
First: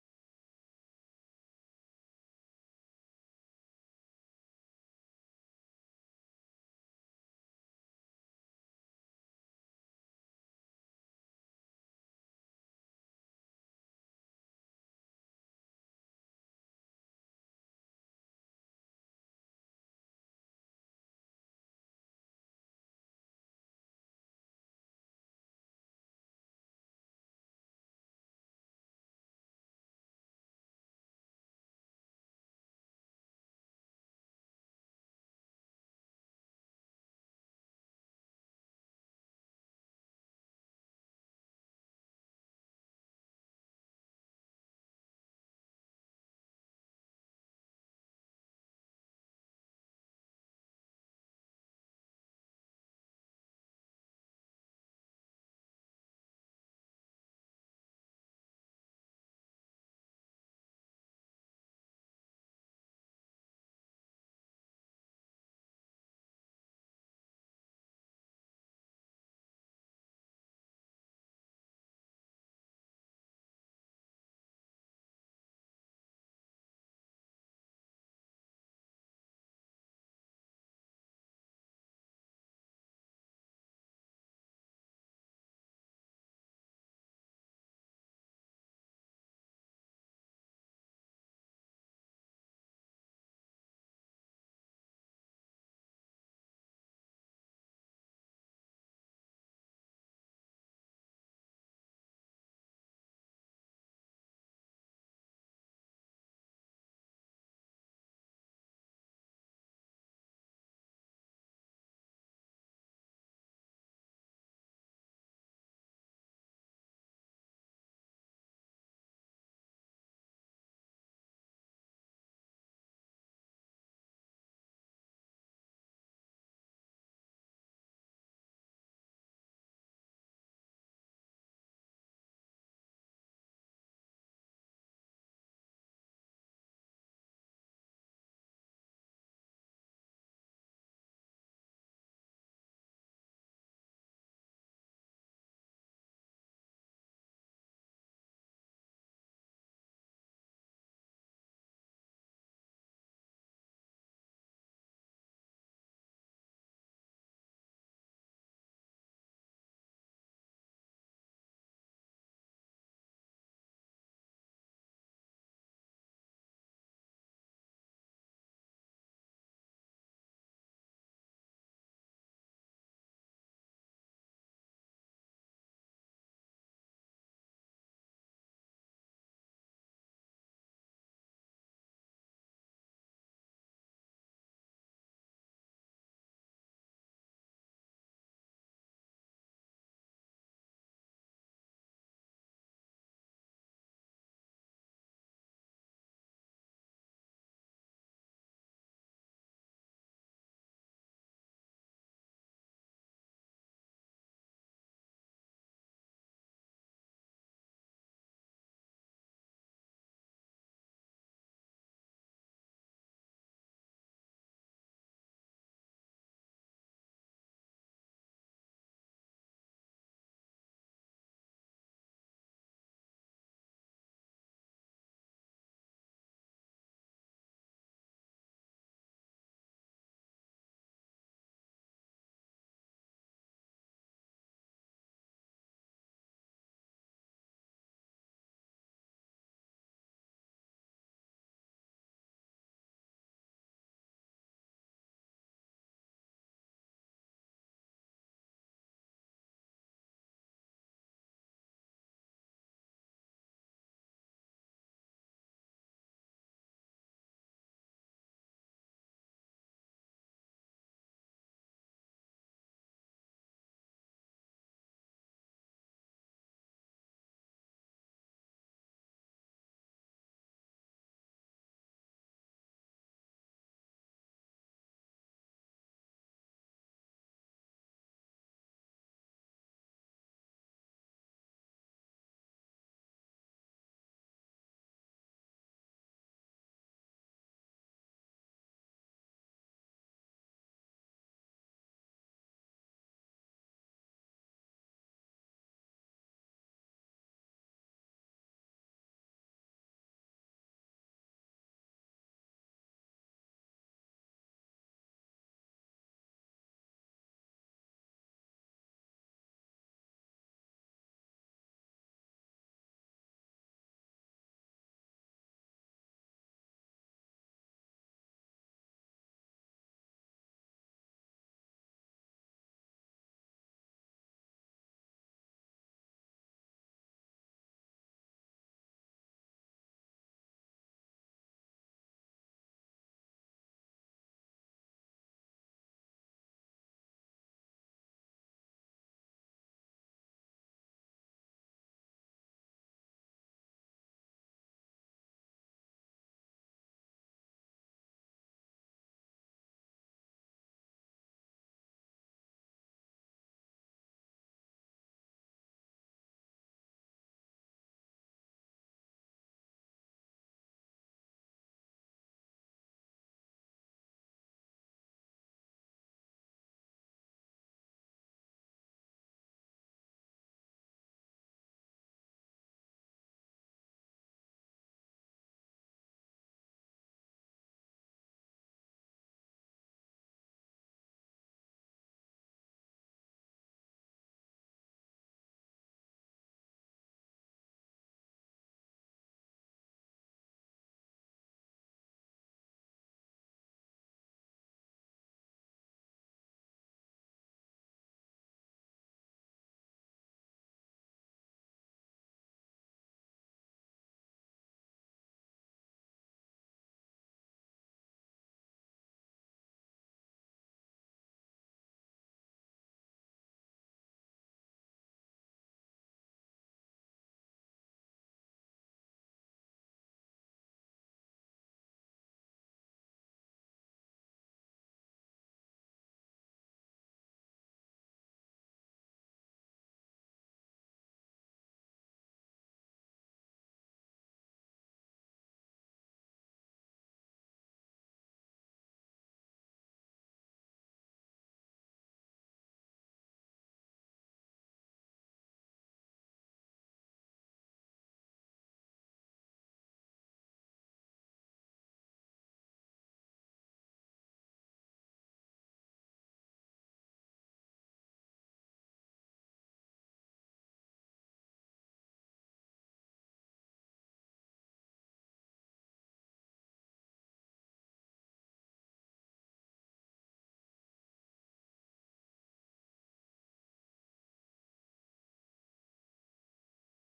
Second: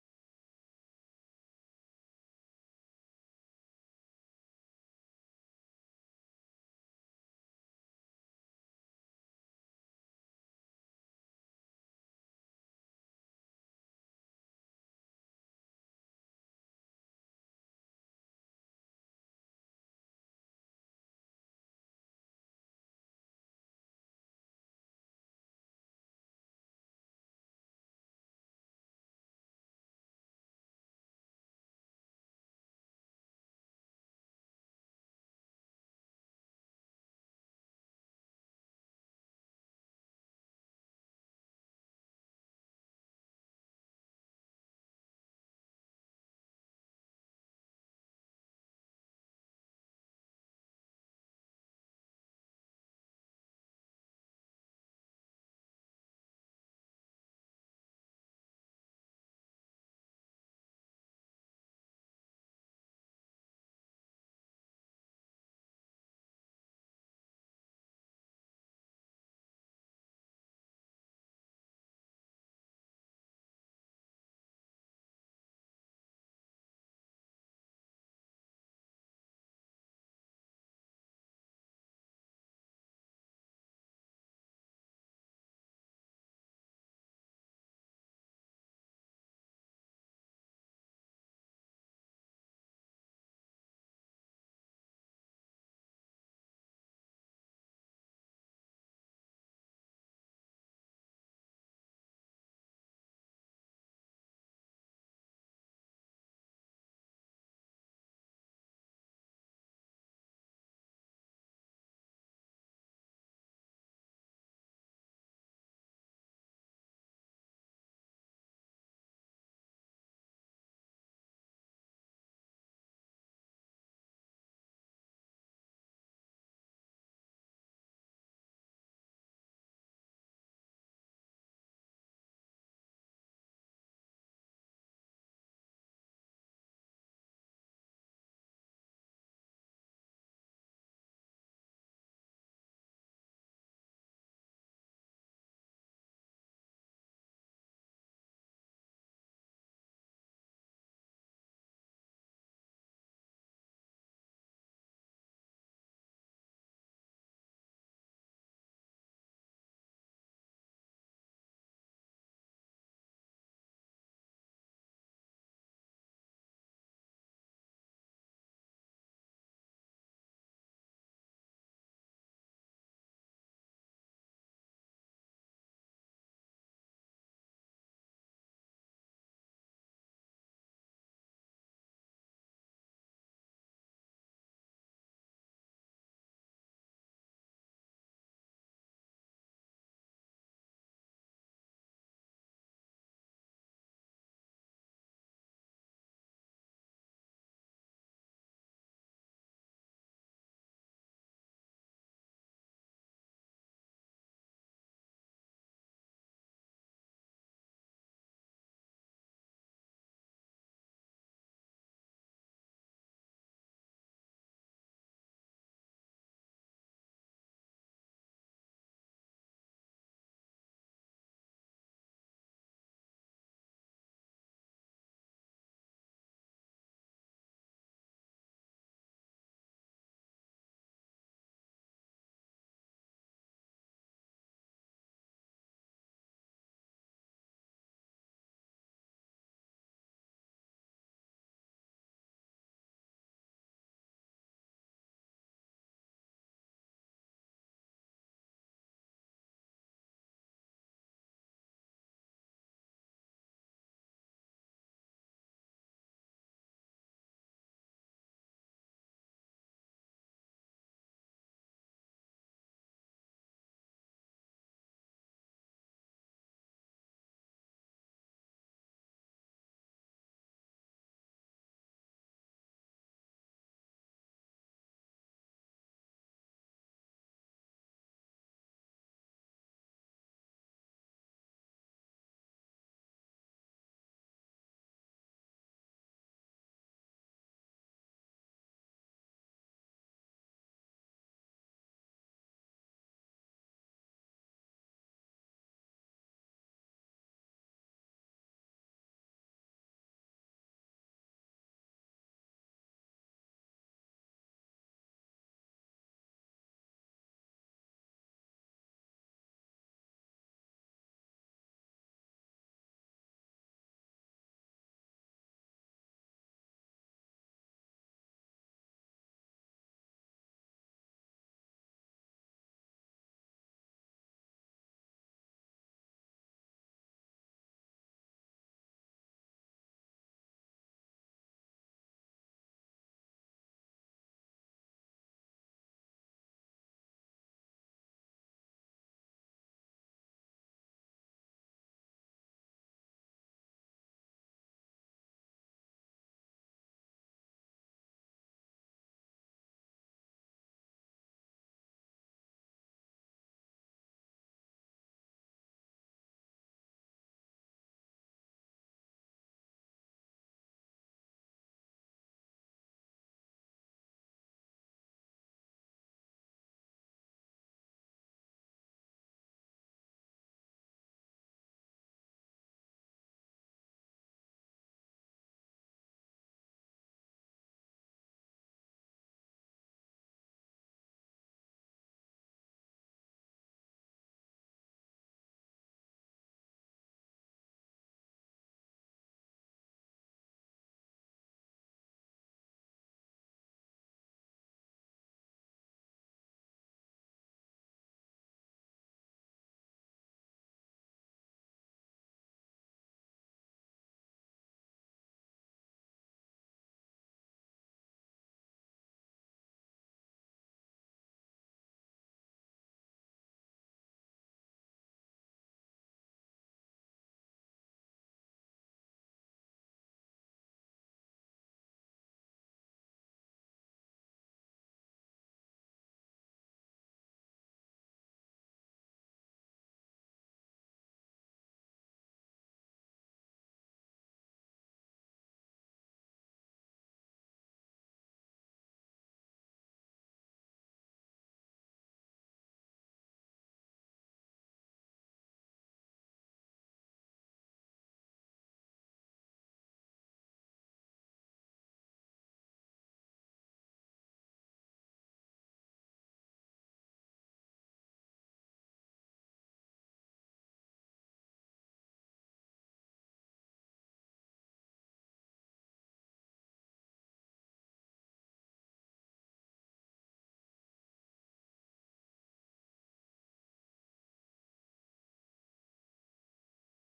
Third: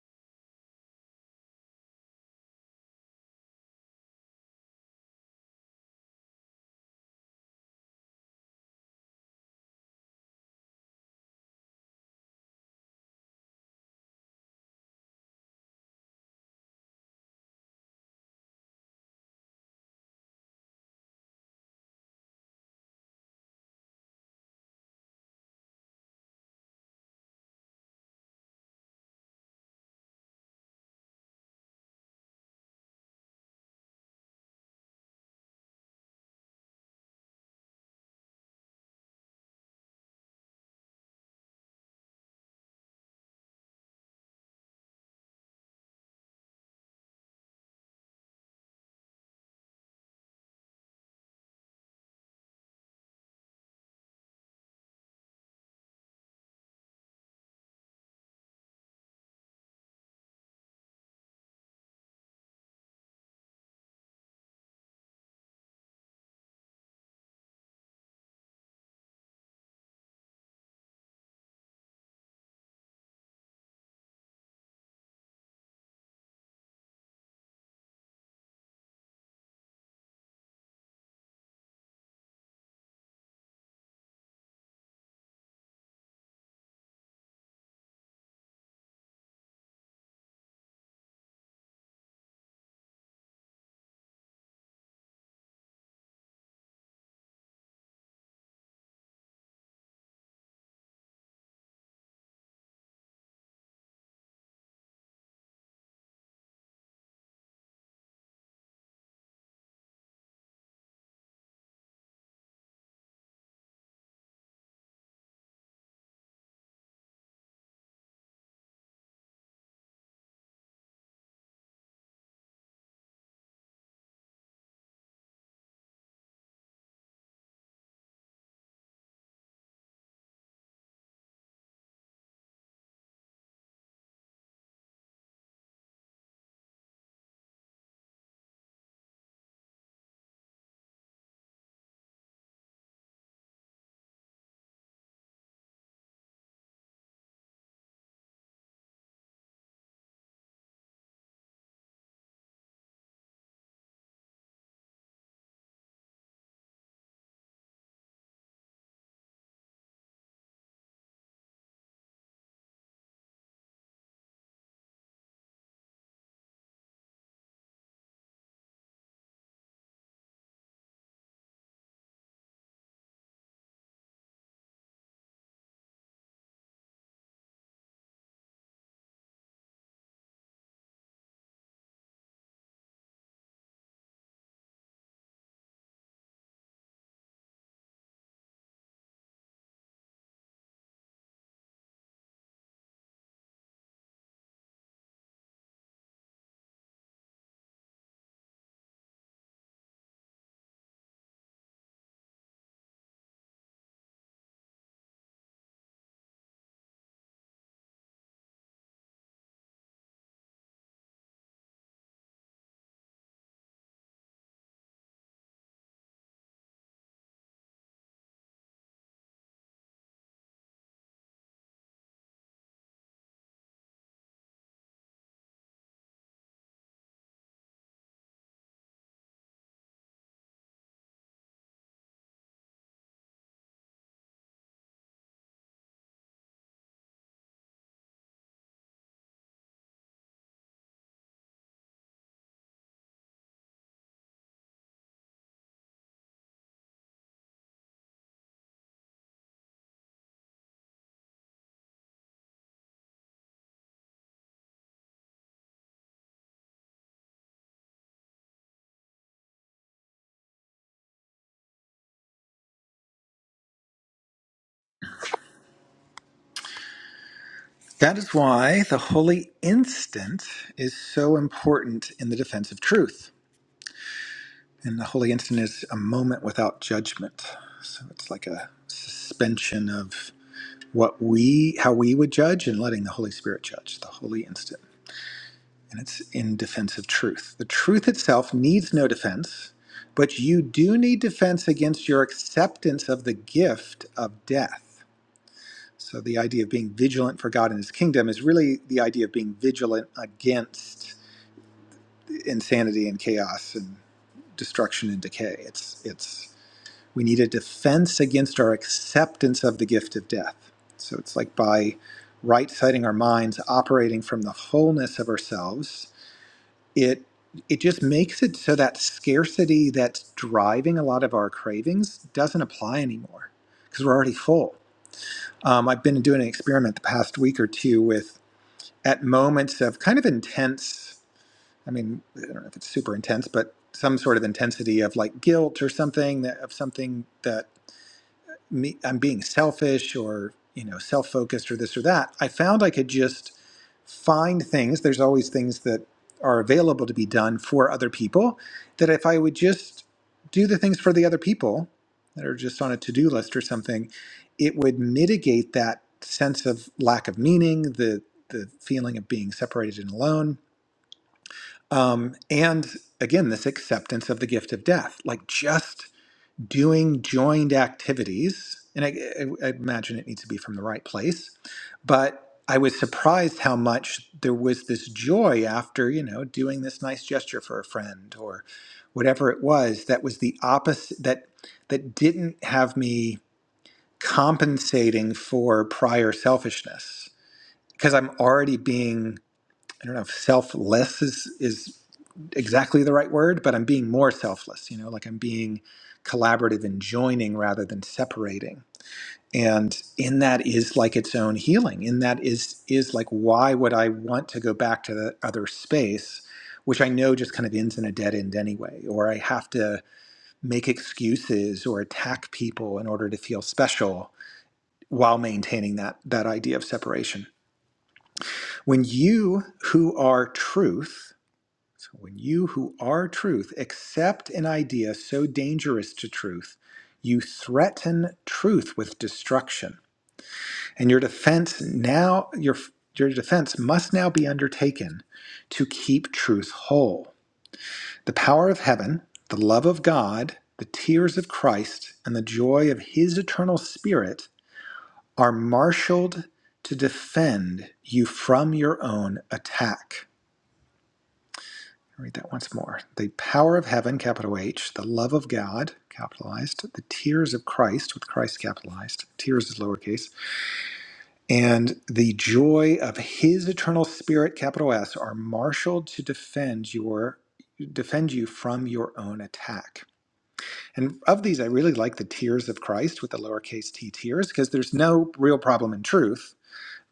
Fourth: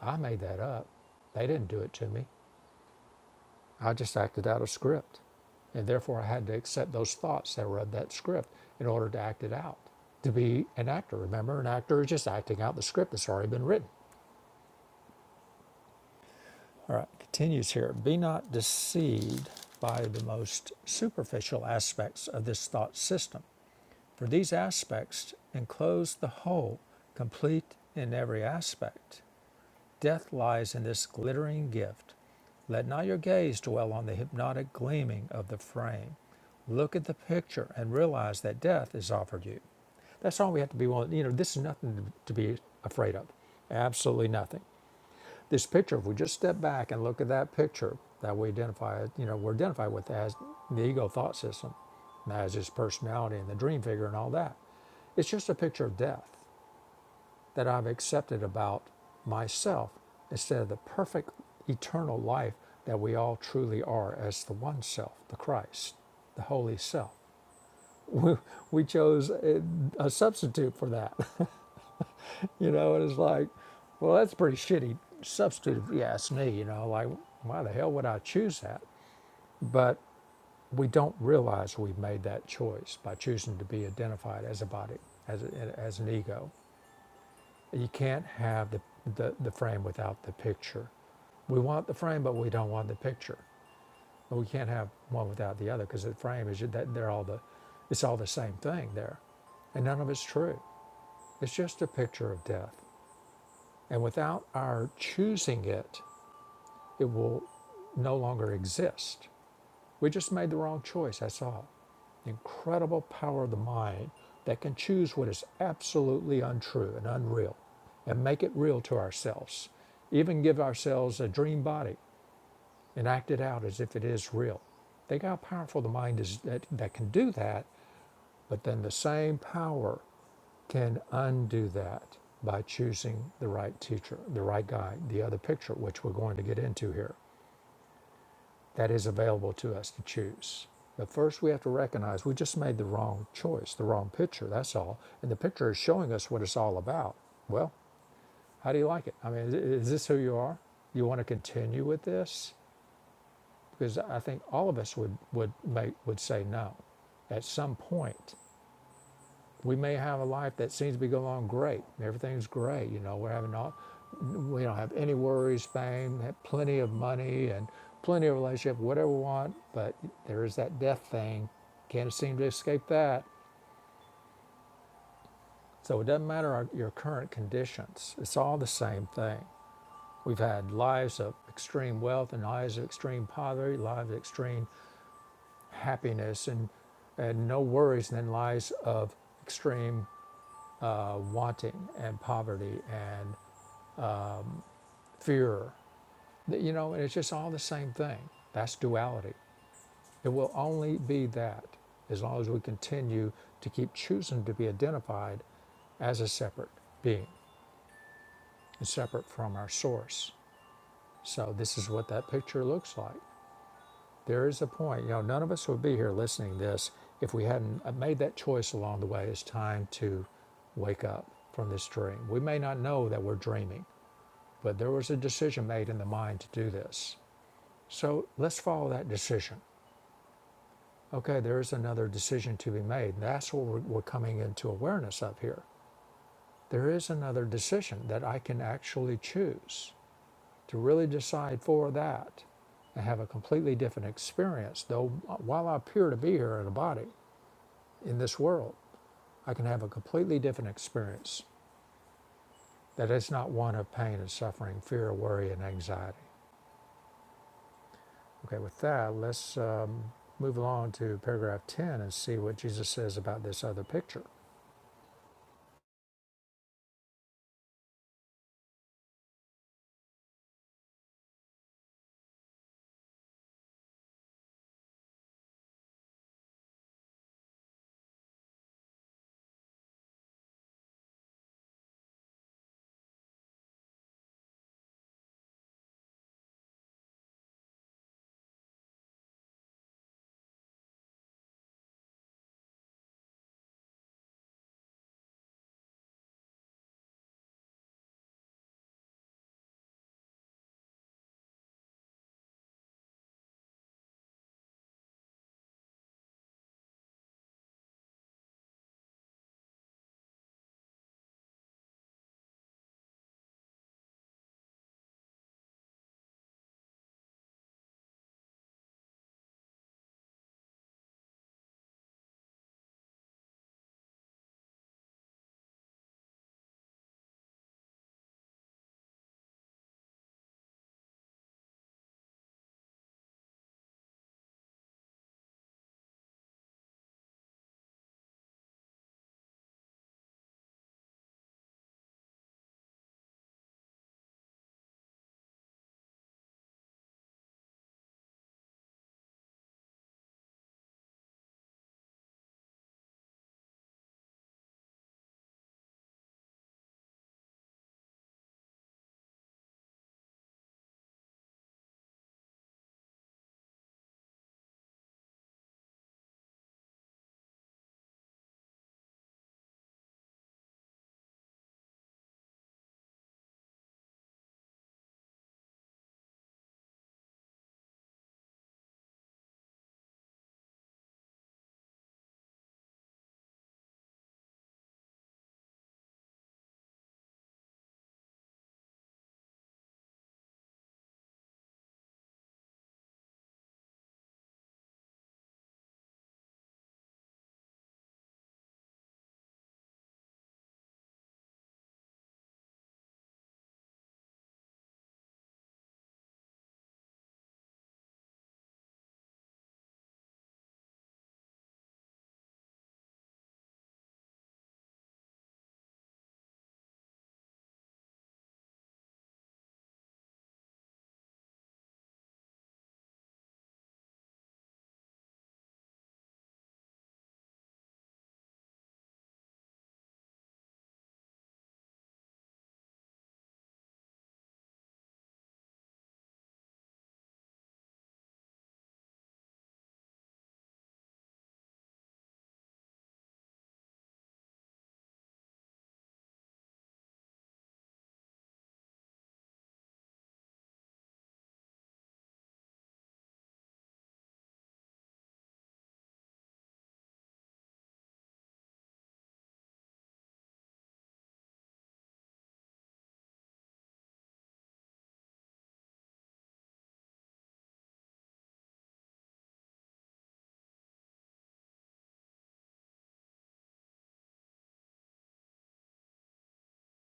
Speaker 1: I made that up. They didn't do it to me. I just acted out a script. And therefore I had to accept those thoughts that were of that script in order to act it out. To be an actor, remember, an actor is just acting out the script that's already been written. All right, continues here. Be not deceived by the most superficial aspects of this thought system, for these aspects enclose the whole, complete in every aspect. Death lies in this glittering gift. Let not your gaze dwell on the hypnotic gleaming of the frame. Look at the picture and realize that death is offered you. That's all we have to be willing. You know, this is nothing to be afraid of. Absolutely nothing. This picture, if we just step back and look at that picture that we identify, you know, we're identified with as the ego thought system, as his personality and the dream figure and all that. It's just a picture of death that I've accepted about myself instead of the perfect eternal life that we all truly are as the one self, the Christ, the holy self. We chose a substitute for that. You know, and it's like, well, that's a pretty shitty substitute if you ask me, you know, like, why the hell would I choose that? But we don't realize we've made that choice by choosing to be identified as a body, as, a, as an ego. You can't have the, the, the frame without the picture. We want the frame, but we don't want the picture. But we can't have one without the other because the frame is that they're all the, it's all the same thing there, and none of it's true. It's just a picture of death, and without our choosing it, it will no longer exist. We just made the wrong choice, that's all. The incredible power of the mind that can choose what is absolutely untrue and unreal and make it real to ourselves, even give ourselves a dream body and act it out as if it is real. Think how powerful the mind is that, that can do that, but then the same power can undo that by choosing the right teacher, the right guide, the other picture, which we're going to get into here. that is available to us to choose. But first, we have to recognize we just made the wrong choice, the wrong picture, that's all. And the picture is showing us what it's all about. Well, how do you like it? I mean, is this who you are? You want to continue with this? Because I think all of us would, would, make, would say no at some point. We may have a life that seems to be going on great. Everything's great. You know, we're having all, we don't have any worries, fame, have plenty of money, and plenty of relationship, whatever we want. But there is that death thing. Can't seem to escape that. So it doesn't matter our, your current conditions. It's all the same thing. We've had lives of extreme wealth and lives of extreme poverty, lives of extreme happiness and, and no worries, and then lives of extreme uh, wanting and poverty and fear. You know, and it's just all the same thing. That's duality. It will only be that as long as we continue to keep choosing to be identified as a separate being and separate from our source. So this is what that picture looks like. There is a point, you know, none of us would be here listening to this if we hadn't uh, made that choice along the way. It's time to wake up from this dream. We may not know that we're dreaming, but there was a decision made in the mind to do this. So let's follow that decision. Okay, there is another decision to be made. That's what we're, we're coming into awareness of here. There is another decision that I can actually choose to really decide for that and have a completely different experience. Though uh, while I appear to be here in a body in this world, I can have a completely different experience that is not one of pain and suffering, fear, worry, and anxiety. Okay, with that, let's um, move along to paragraph 10 and see what Jesus says about this other picture.
Speaker 2: That is why the holy instant is so important in the defense of truth And the holy instant is a moment without judgment. So it's like a suspension of what we, how we would judge, and letting the Holy Spirit judge the holy instant. And it's in defense of truth. The truth itself needs no defense, but you do need defense against your acceptance of the gift of death. So the idea of being vigilant for God and His kingdom is really the idea of being vigilant against insanity and chaos and destruction and decay. It's it's We need a defense against our acceptance of the gift of death. So it's like by right siding our minds, operating from the wholeness of ourselves, it it just makes it so that scarcity that's driving a lot of our cravings doesn't apply anymore because we're already full. Um, I've been doing an experiment the past week or two with at moments of kind of intense. I mean, I don't know if it's super intense, but some sort of intensity of like guilt or something that, of something that me I'm being selfish or you know self-focused or this or that. I found I could just find things. There's always things that are available to be done for other people that if I would just do the things for the other people that are just on a to-do list or something, it would mitigate that sense of lack of meaning, the the feeling of being separated and alone. Um, and again, this acceptance of the gift of death. Like just doing joined activities, and I, I I imagine it needs to be from the right place, but I was surprised how much there was this joy after, you know, doing this nice gesture for a friend or whatever it was that was the opposite that that didn't have me compensating for prior selfishness because I'm already being I don't know if selfless is is exactly the right word, but I'm being more selfless, you know, like I'm being collaborative and joining rather than separating. And in that is like its own healing. In that is is like why would I want to go back to the other space, which I know just kind of ends in a dead end anyway, or I have to make excuses or attack people in order to feel special while maintaining that that idea of separation. When you who are truth so when you who are truth accept an idea so dangerous to truth, you threaten truth with destruction. And your defense now your your defense must now be undertaken to keep truth whole. The power of heaven, the love of God, the tears of Christ, and the joy of his eternal spirit are marshaled to defend you from your own attack. read that once more. The power of heaven, capital H, the love of God, capitalized, the tears of Christ, with Christ capitalized, tears is lowercase, and the joy of his eternal spirit, capital S, are marshaled to defend your defend you from your own attack. And of these I really like the tears of Christ with the lowercase t tears, because there's no real problem in truth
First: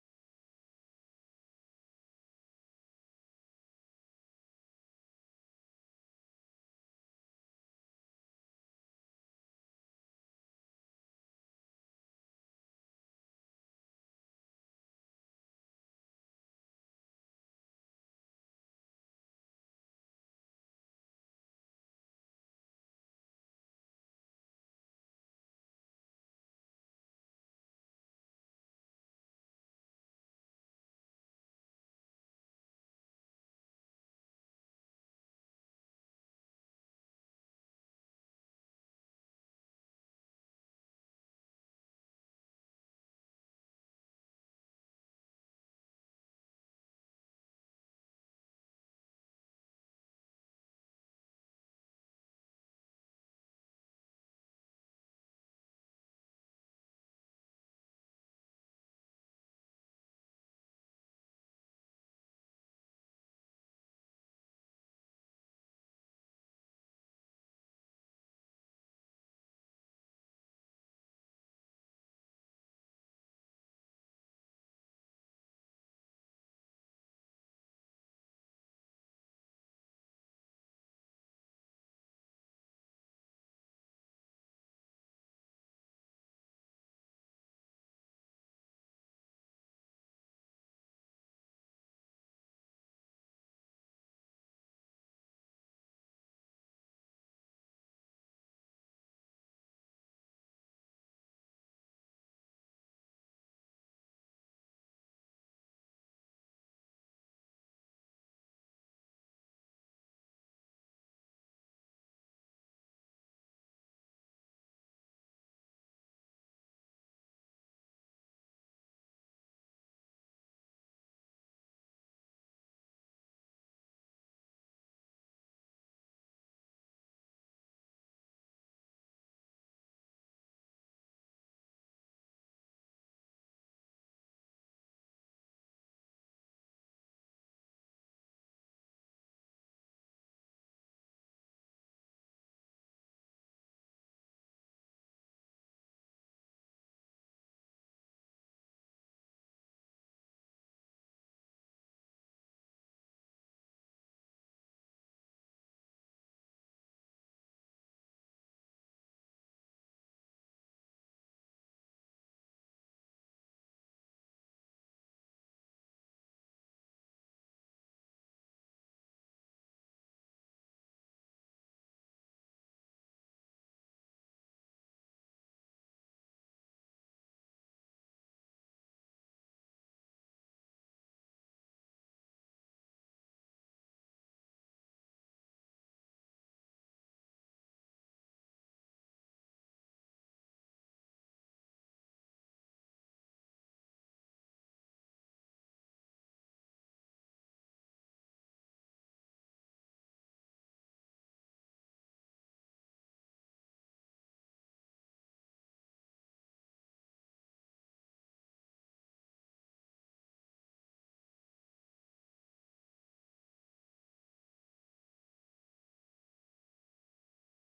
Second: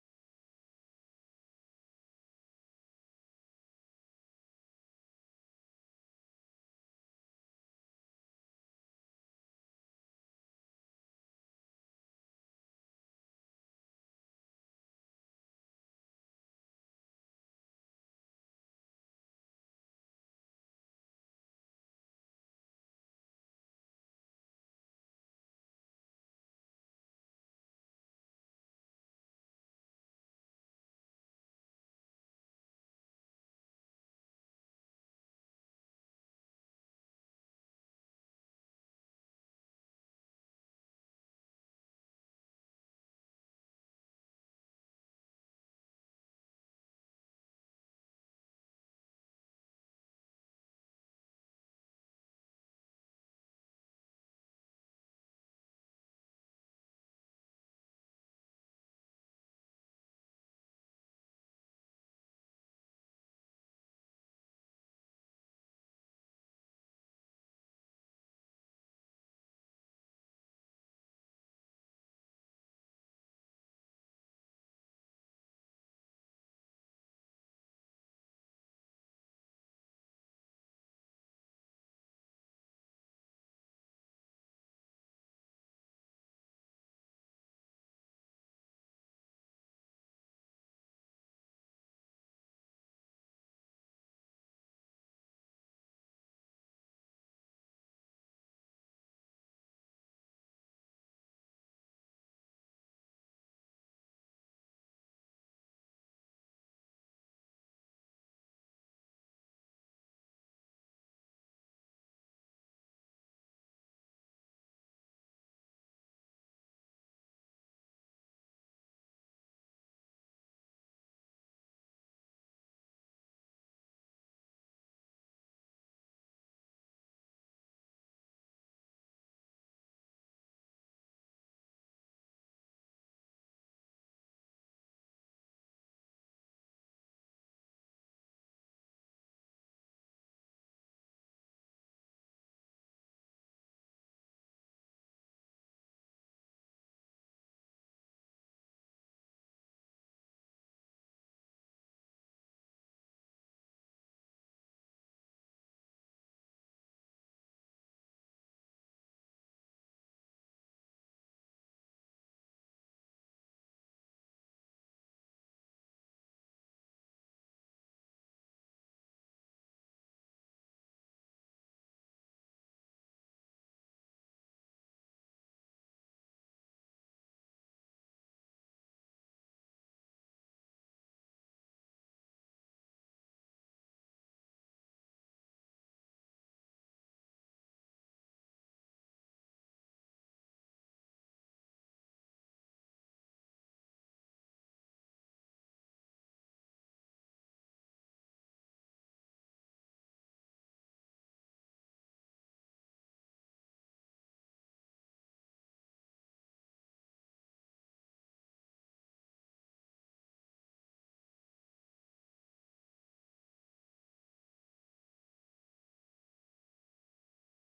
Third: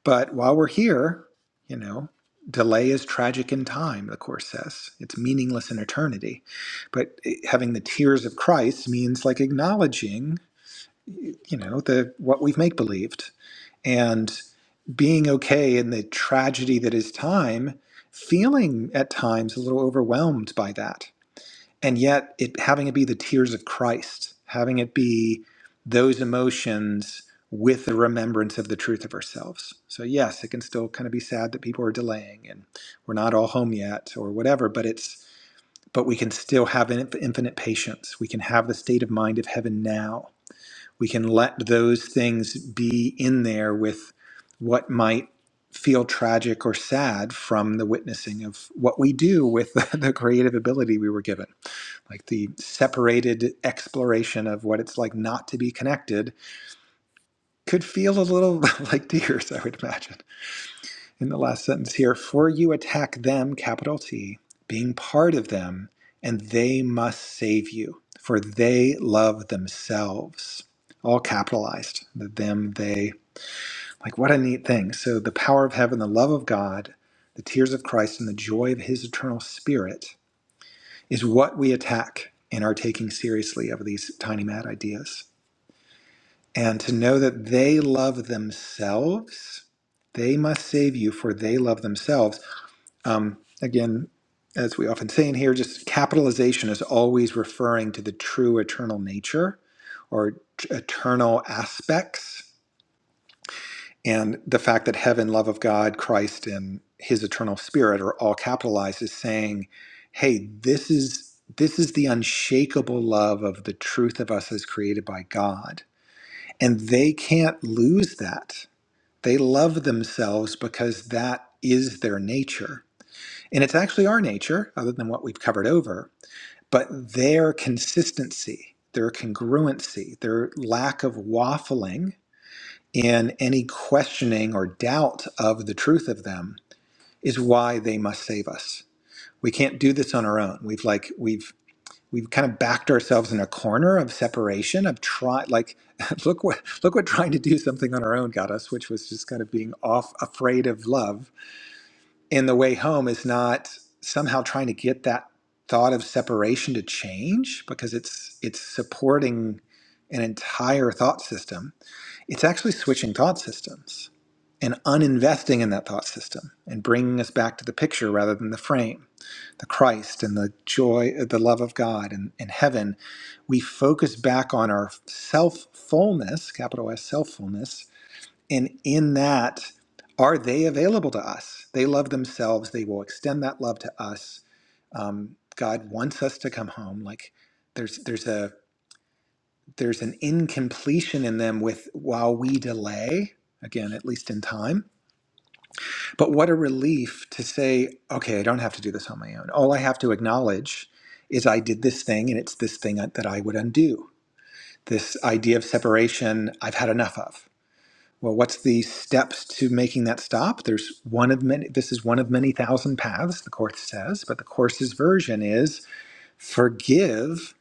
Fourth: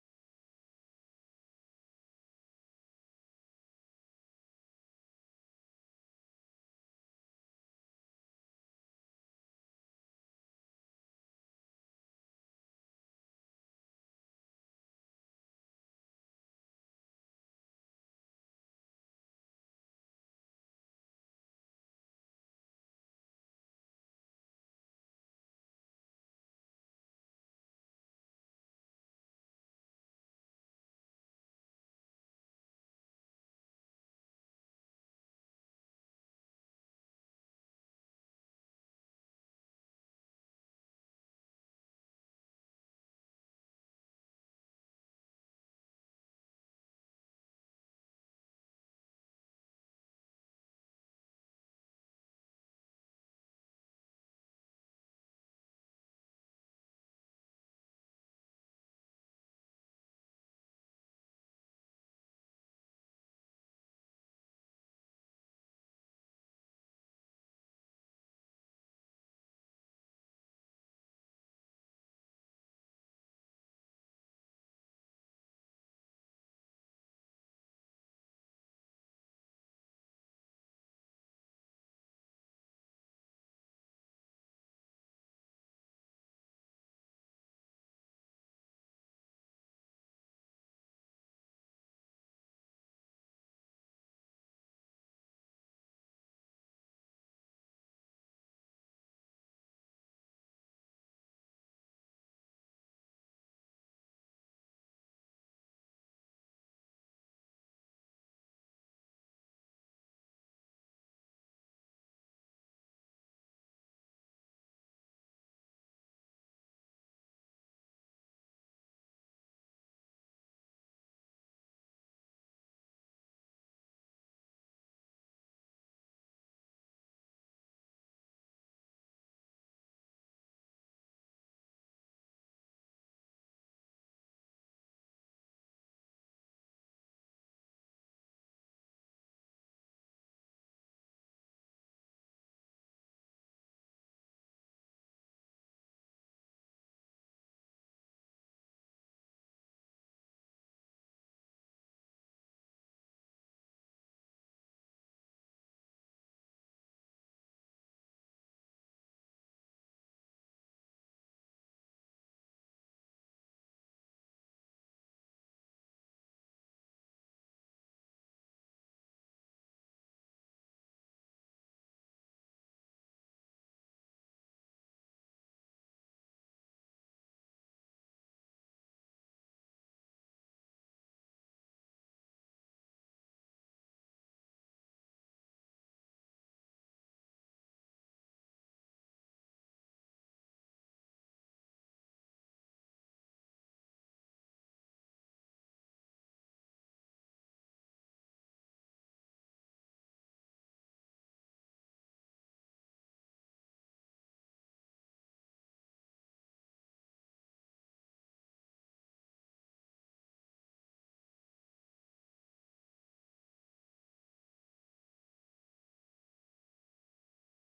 Speaker 2: but while we're here, you know, delay is tragic in time, the Course says. It's meaningless in eternity. But it- having the tears of Christ means like acknowledging, you know, the what we've make believed and being okay in the tragedy that is time, feeling at times a little overwhelmed by that and yet it having it be the tears of Christ, having it be those emotions with the remembrance of the truth of ourselves. So yes, it can still kind of be sad that people are delaying and we're not all home yet or whatever, but it's but we can still have in- infinite patience. We can have the state of mind of heaven now. We can let those things be in there with what might feel tragic or sad from the witnessing of what we do with the creative ability we were given like the separated exploration of what it's like not to be connected could feel a little like tears, I would imagine. In the last sentence here, for you attack them, capital T, being part of them, and they must save you, for they love themselves. All capitalized, the them, they. Like, what a neat thing. So, the power of heaven, the love of God, the tears of Christ, and the joy of his eternal spirit is what we attack in our taking seriously of these tiny mad ideas. And to know that they love themselves, they must save you, for they love themselves. Um, again, as we often say in here, just capitalization is always referring to the true eternal nature or t- eternal aspects and the fact that heaven, love of God, Christ, and his eternal spirit are all capitalized is saying, hey, this is this is the unshakable love of the truth of us as created by God. And they can't lose that. They love themselves because that is their nature. And it's actually our nature, other than what we've covered over, but their consistency, their congruency, their lack of waffling in any questioning or doubt of the truth of them is why they must save us. We can't do this on our own. We've like we've we've kind of backed ourselves in a corner of separation of try like look what look what trying to do something on our own got us, which was just kind of being off afraid of love. And the way home is not somehow trying to get that thought of separation to change because it's it's supporting an entire thought system. It's actually switching thought systems and uninvesting in that thought system and bringing us back to the picture rather than the frame the christ and the joy the love of god and, and heaven we focus back on our self fullness capital s self fullness and in that are they available to us they love themselves they will extend that love to us um, god wants us to come home like there's there's a there's an incompletion in them with while we delay again at least in time But what a relief to say, okay, I don't have to do this on my own. All I have to acknowledge is I did this thing and it's this thing uh, that I would undo. This idea of separation, I've had enough of. Well, what's the steps to making that stop? There's one of many, this is one of many thousand paths, the Course says, but the Course's version is forgive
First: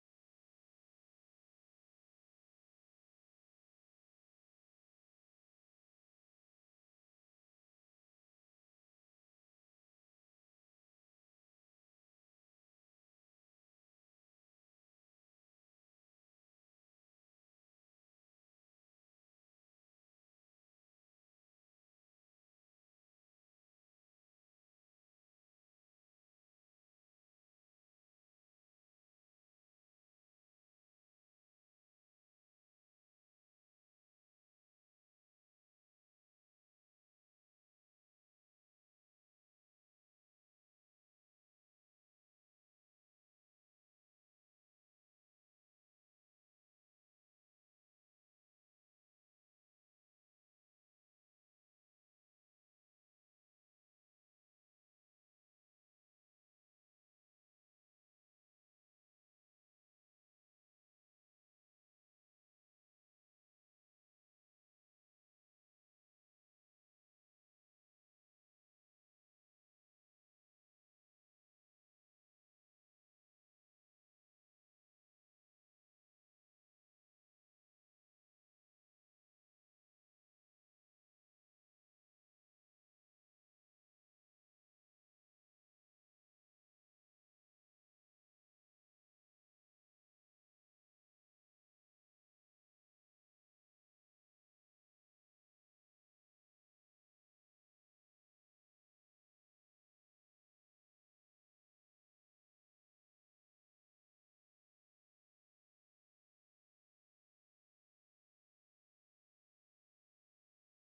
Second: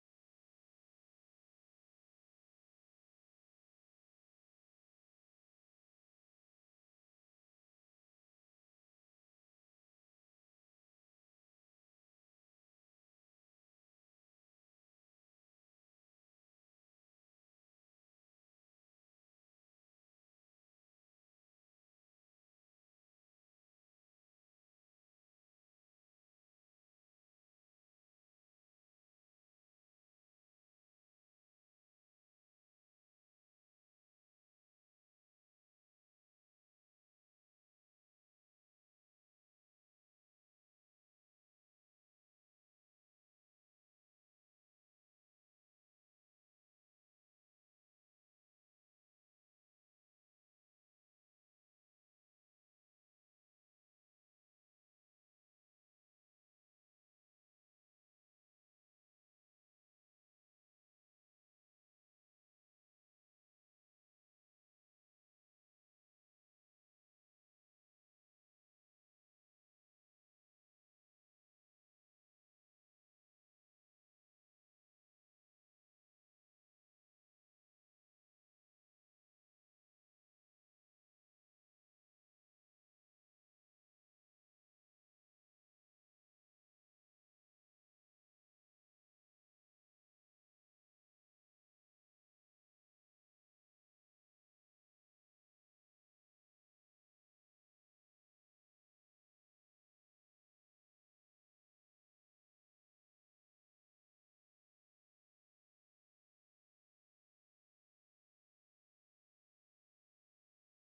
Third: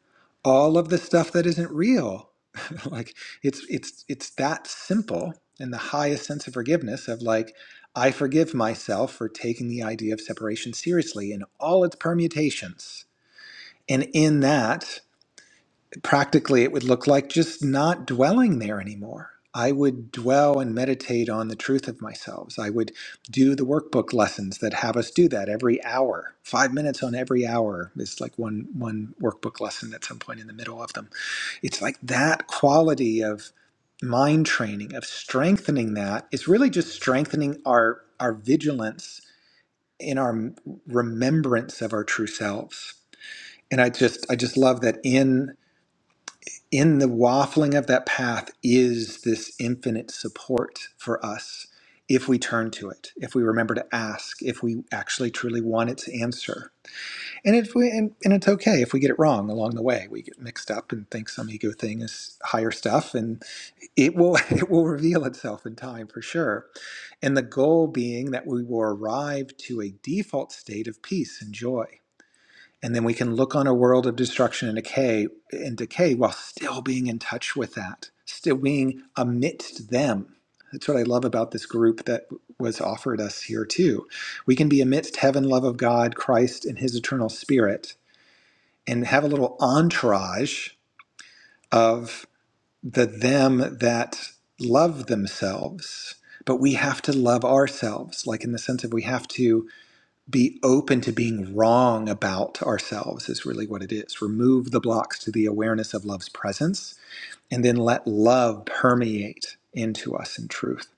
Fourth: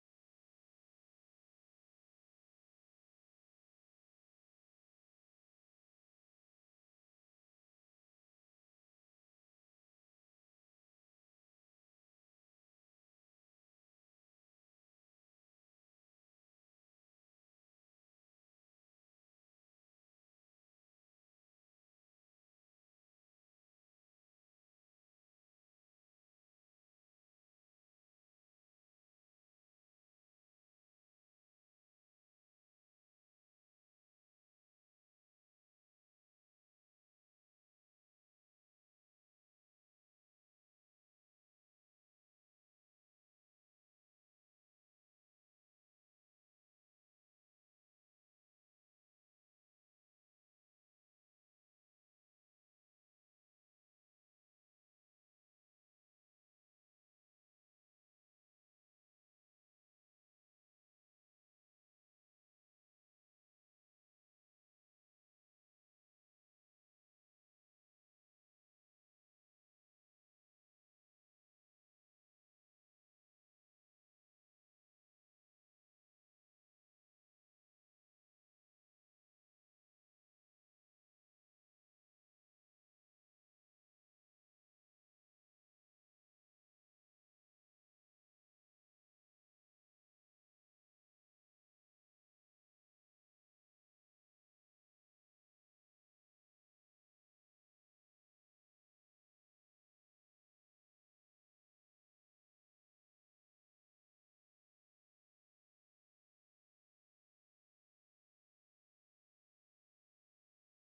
Speaker 2: all of the stuff that isn't real like it's it's it's that simple and the highest sense of forgiveness of like i forgive myself for taking the idea of separation seriously in all its permutations and in that practically it would look like just not dwelling there anymore i would dwell and meditate on the truth of myself i would do the workbook lessons that have us do that every hour five minutes on every hour is like one one workbook lesson at some point in the middle of them it's like that quality of mind training of strengthening that is really just strengthening our our vigilance in our remembrance of our true selves and i just i just love that in in the waffling of that path is this infinite support for us if we turn to it, if we remember to ask, if we actually truly want its answer. And if we and, and it's okay if we get it wrong along the way. We get mixed up and think some ego thing is higher stuff and it will it will reveal itself in time for sure. And the goal being that we will arrive to a default state of peace and joy and then we can look on a world of destruction and decay and decay while still being in touch with that still being amidst them that's what i love about this group that was offered us here too we can be amidst heaven love of god christ and his eternal spirit and have a little entourage of the them that love themselves but we have to love ourselves like in the sense of we have to be open to being wrong about ourselves is really what it is. Remove the blocks to the awareness of love's presence and then let love permeate into us in truth.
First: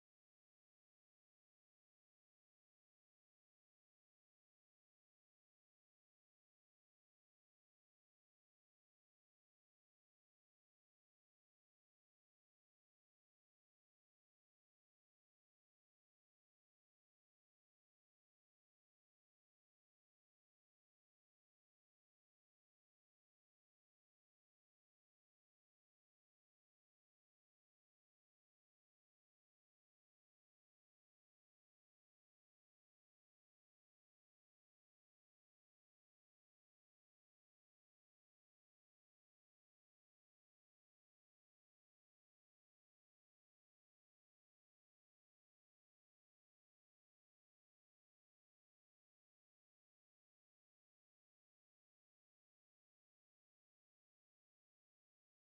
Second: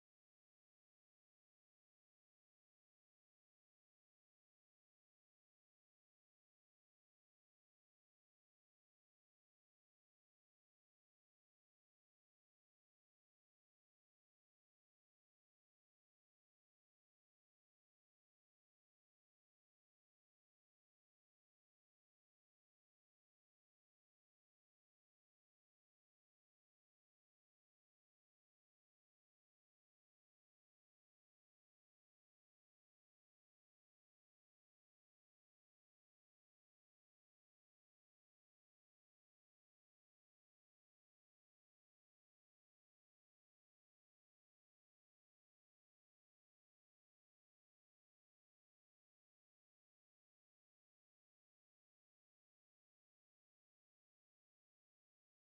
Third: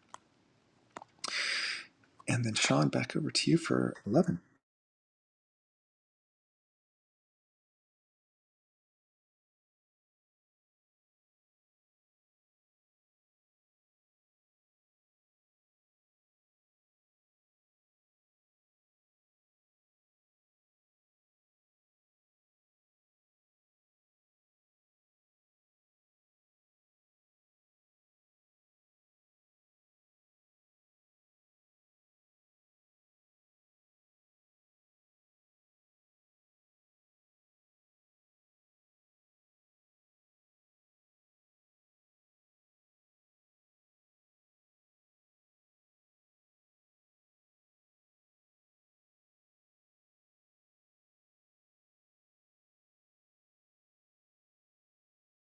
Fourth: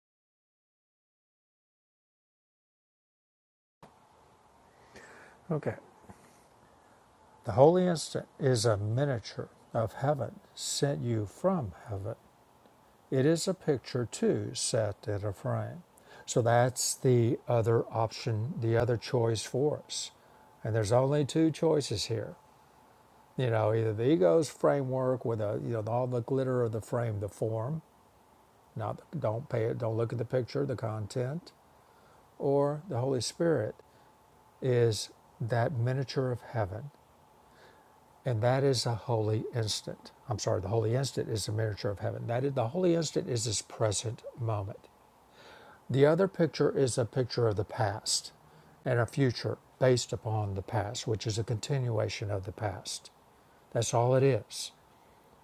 Speaker 2: And then Sean, back over to you for 11.
Speaker 1: Okay. The holy instant is a miniature of heaven sent you from heaven. It is a picture too set in a frame. So that's the other option, the other choice for us. And there's only two choices here. You know, either the ego's framework with a you know all the glitter of the frame, the form, not don't pay it, don't look at the picture, the content, or the Holy Spirit is that miniature of heaven And that is a holy instant. I'm sorry, the holy instant is the miniature of heaven. That is, the holy instant is this present moment. The other picture is a picture of the past and a future based upon the past, which is a continuation of the past. That's all it is.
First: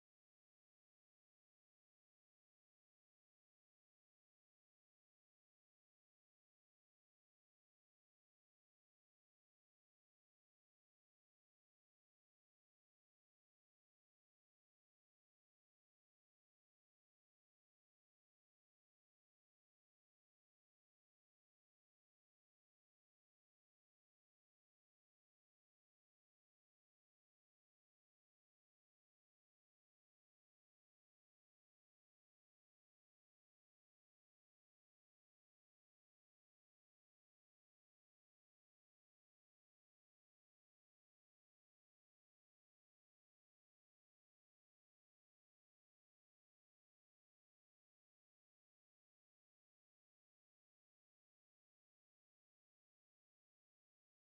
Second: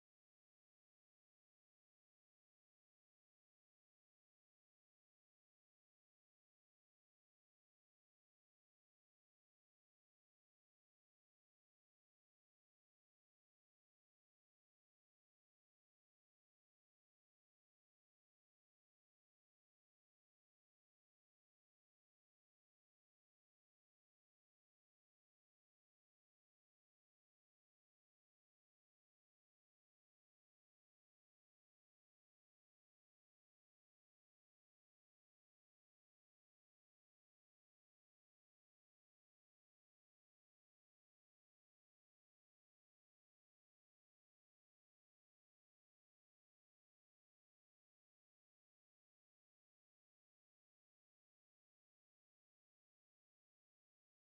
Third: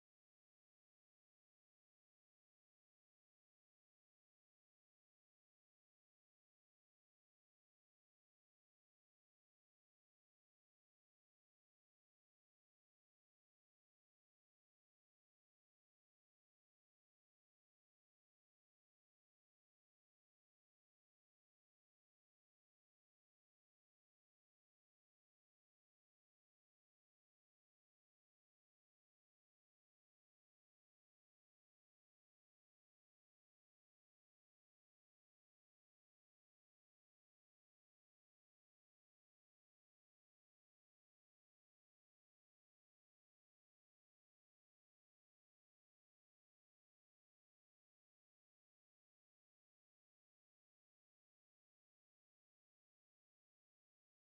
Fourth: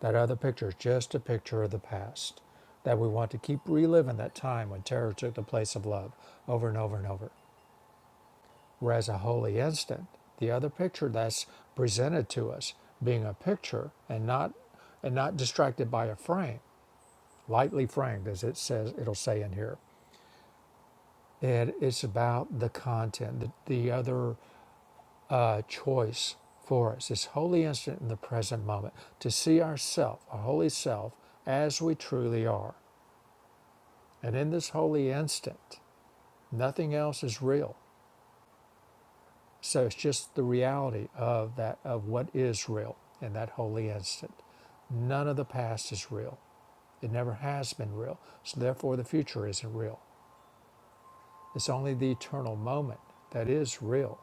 Speaker 1: That other picture is just a picture of the past. That we want to keep reliving that time when terror took the place of love over and over and over or as a holy instant, the other picture that's presented to us being a picture and not and not distracted by a frame, lightly framed, as it says it'll say in here. and it's about the content, the, the other uh, choice for us. This holy instant in the present moment to see ourself, our holy self, as we truly are. And in this holy instant, nothing else is real. So it's just the reality of that of what is real in that holy instant. None of the past is real. It never has been real. So therefore the future isn't real. It's only the eternal moment that is real.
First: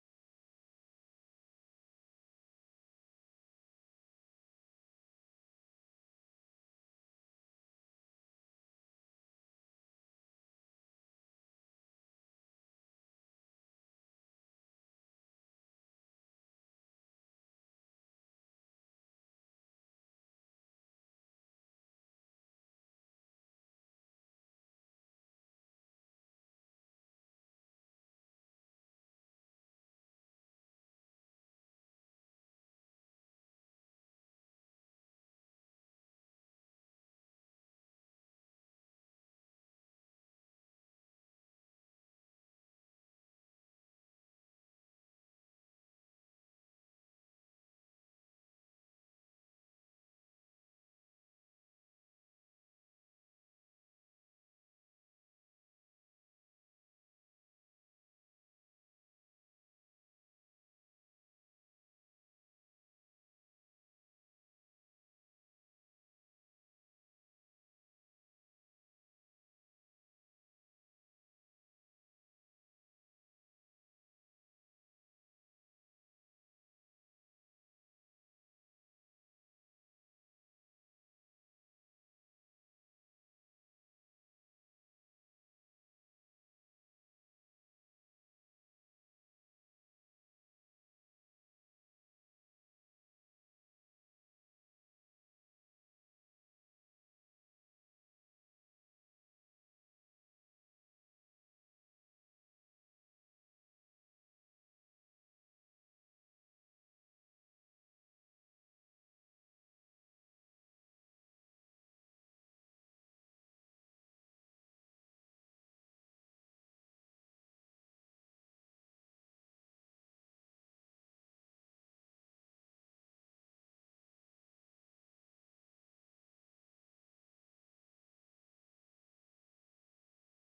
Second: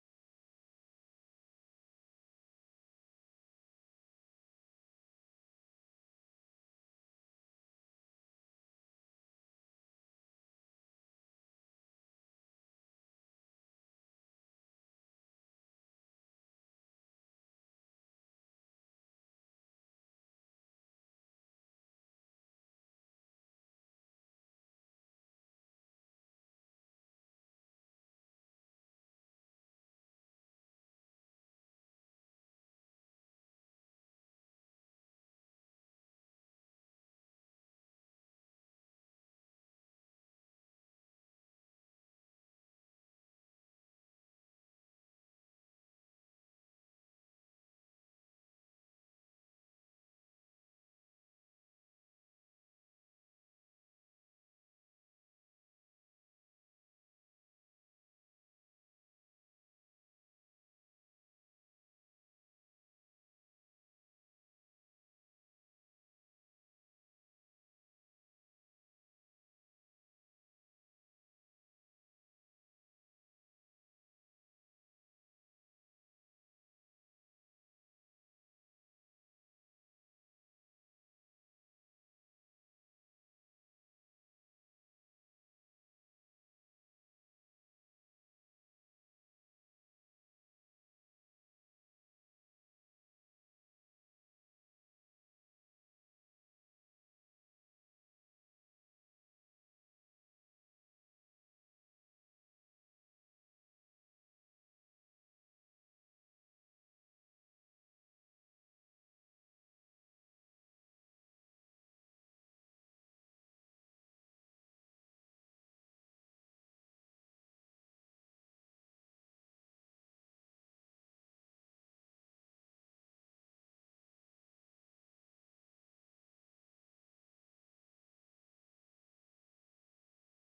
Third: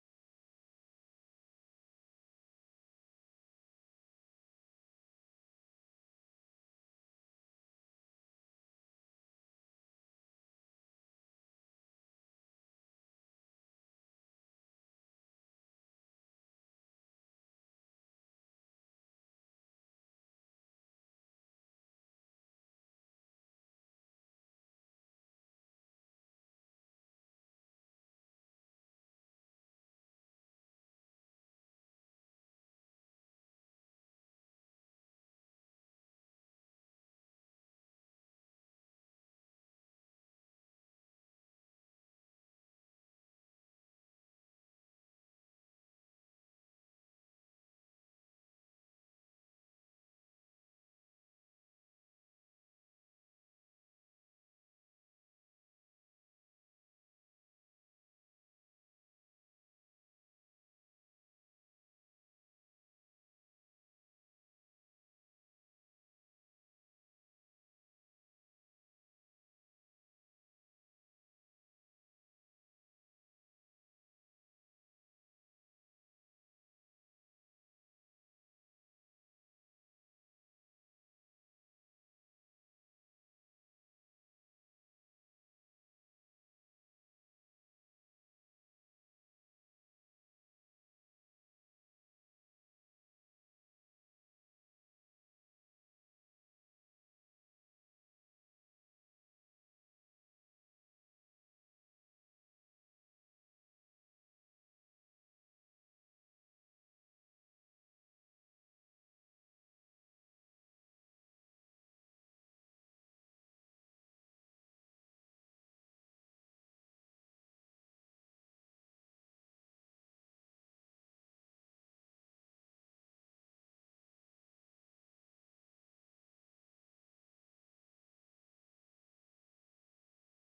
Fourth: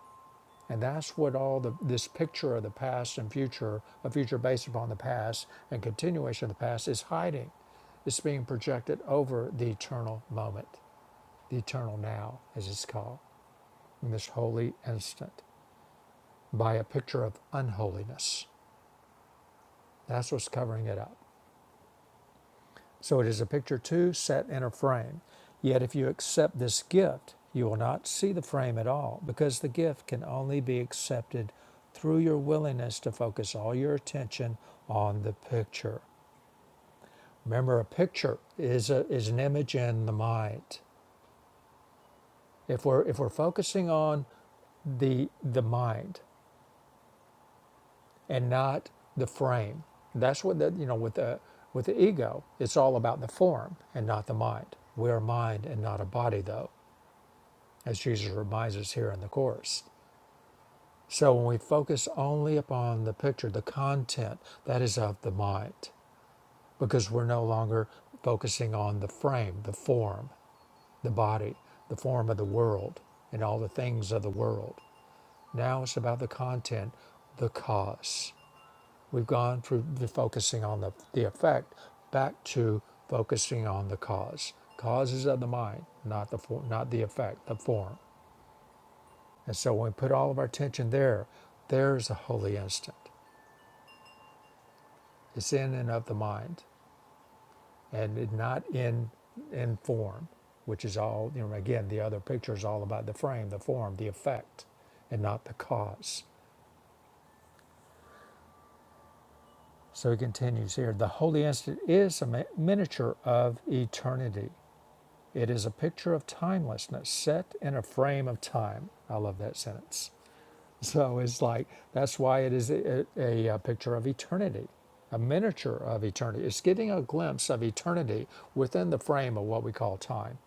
Speaker 1: And that's what all the this picture of the past and future, a future based upon the past and continuation of the past is hiding. It's being projected over the eternal moment, the eternal now, as it's called, in this holy instant, by a picture of unholiness That's what's covering it up. So it is a picture too set in a frame. Yet if you accept this gift, you will not see the frame at all, because the gift can only be accepted through your willingness to focus all your attention on the picture. Remember, a picture is, a, is an image in the mind. If we're, if we're focusing on the, the mind, and not the frame. That's what the you know with the with the ego, it's all about the form and not the mind. We are mind and not a body, though, as Jesus reminds us here in the course. So when we focus only upon the picture, the content that is of the mind, because we're no longer focusing on the frame, the form, the body, the form of the world, and all the things of the world. Now it's about the content, the cause. We've gone from focusing on the, the effect back to focusing on the cause. Causes of the mind, not the for, not the effect, the form. And so when we put all of our attention there, there's a holy instant. It's in and of the mind, and not in in form, which is all you know. Again, the other picture is all about the frame, the form, the effect, and not the cause. So he continues here. The holy instant is a mi- miniature of eternity It is a picture of timelessness set in a frame of time. I love that sentence. So it's like, that's why it is a, a, a picture of eternity, a miniature of eternity. It's getting a glimpse of eternity within the frame of what we call time.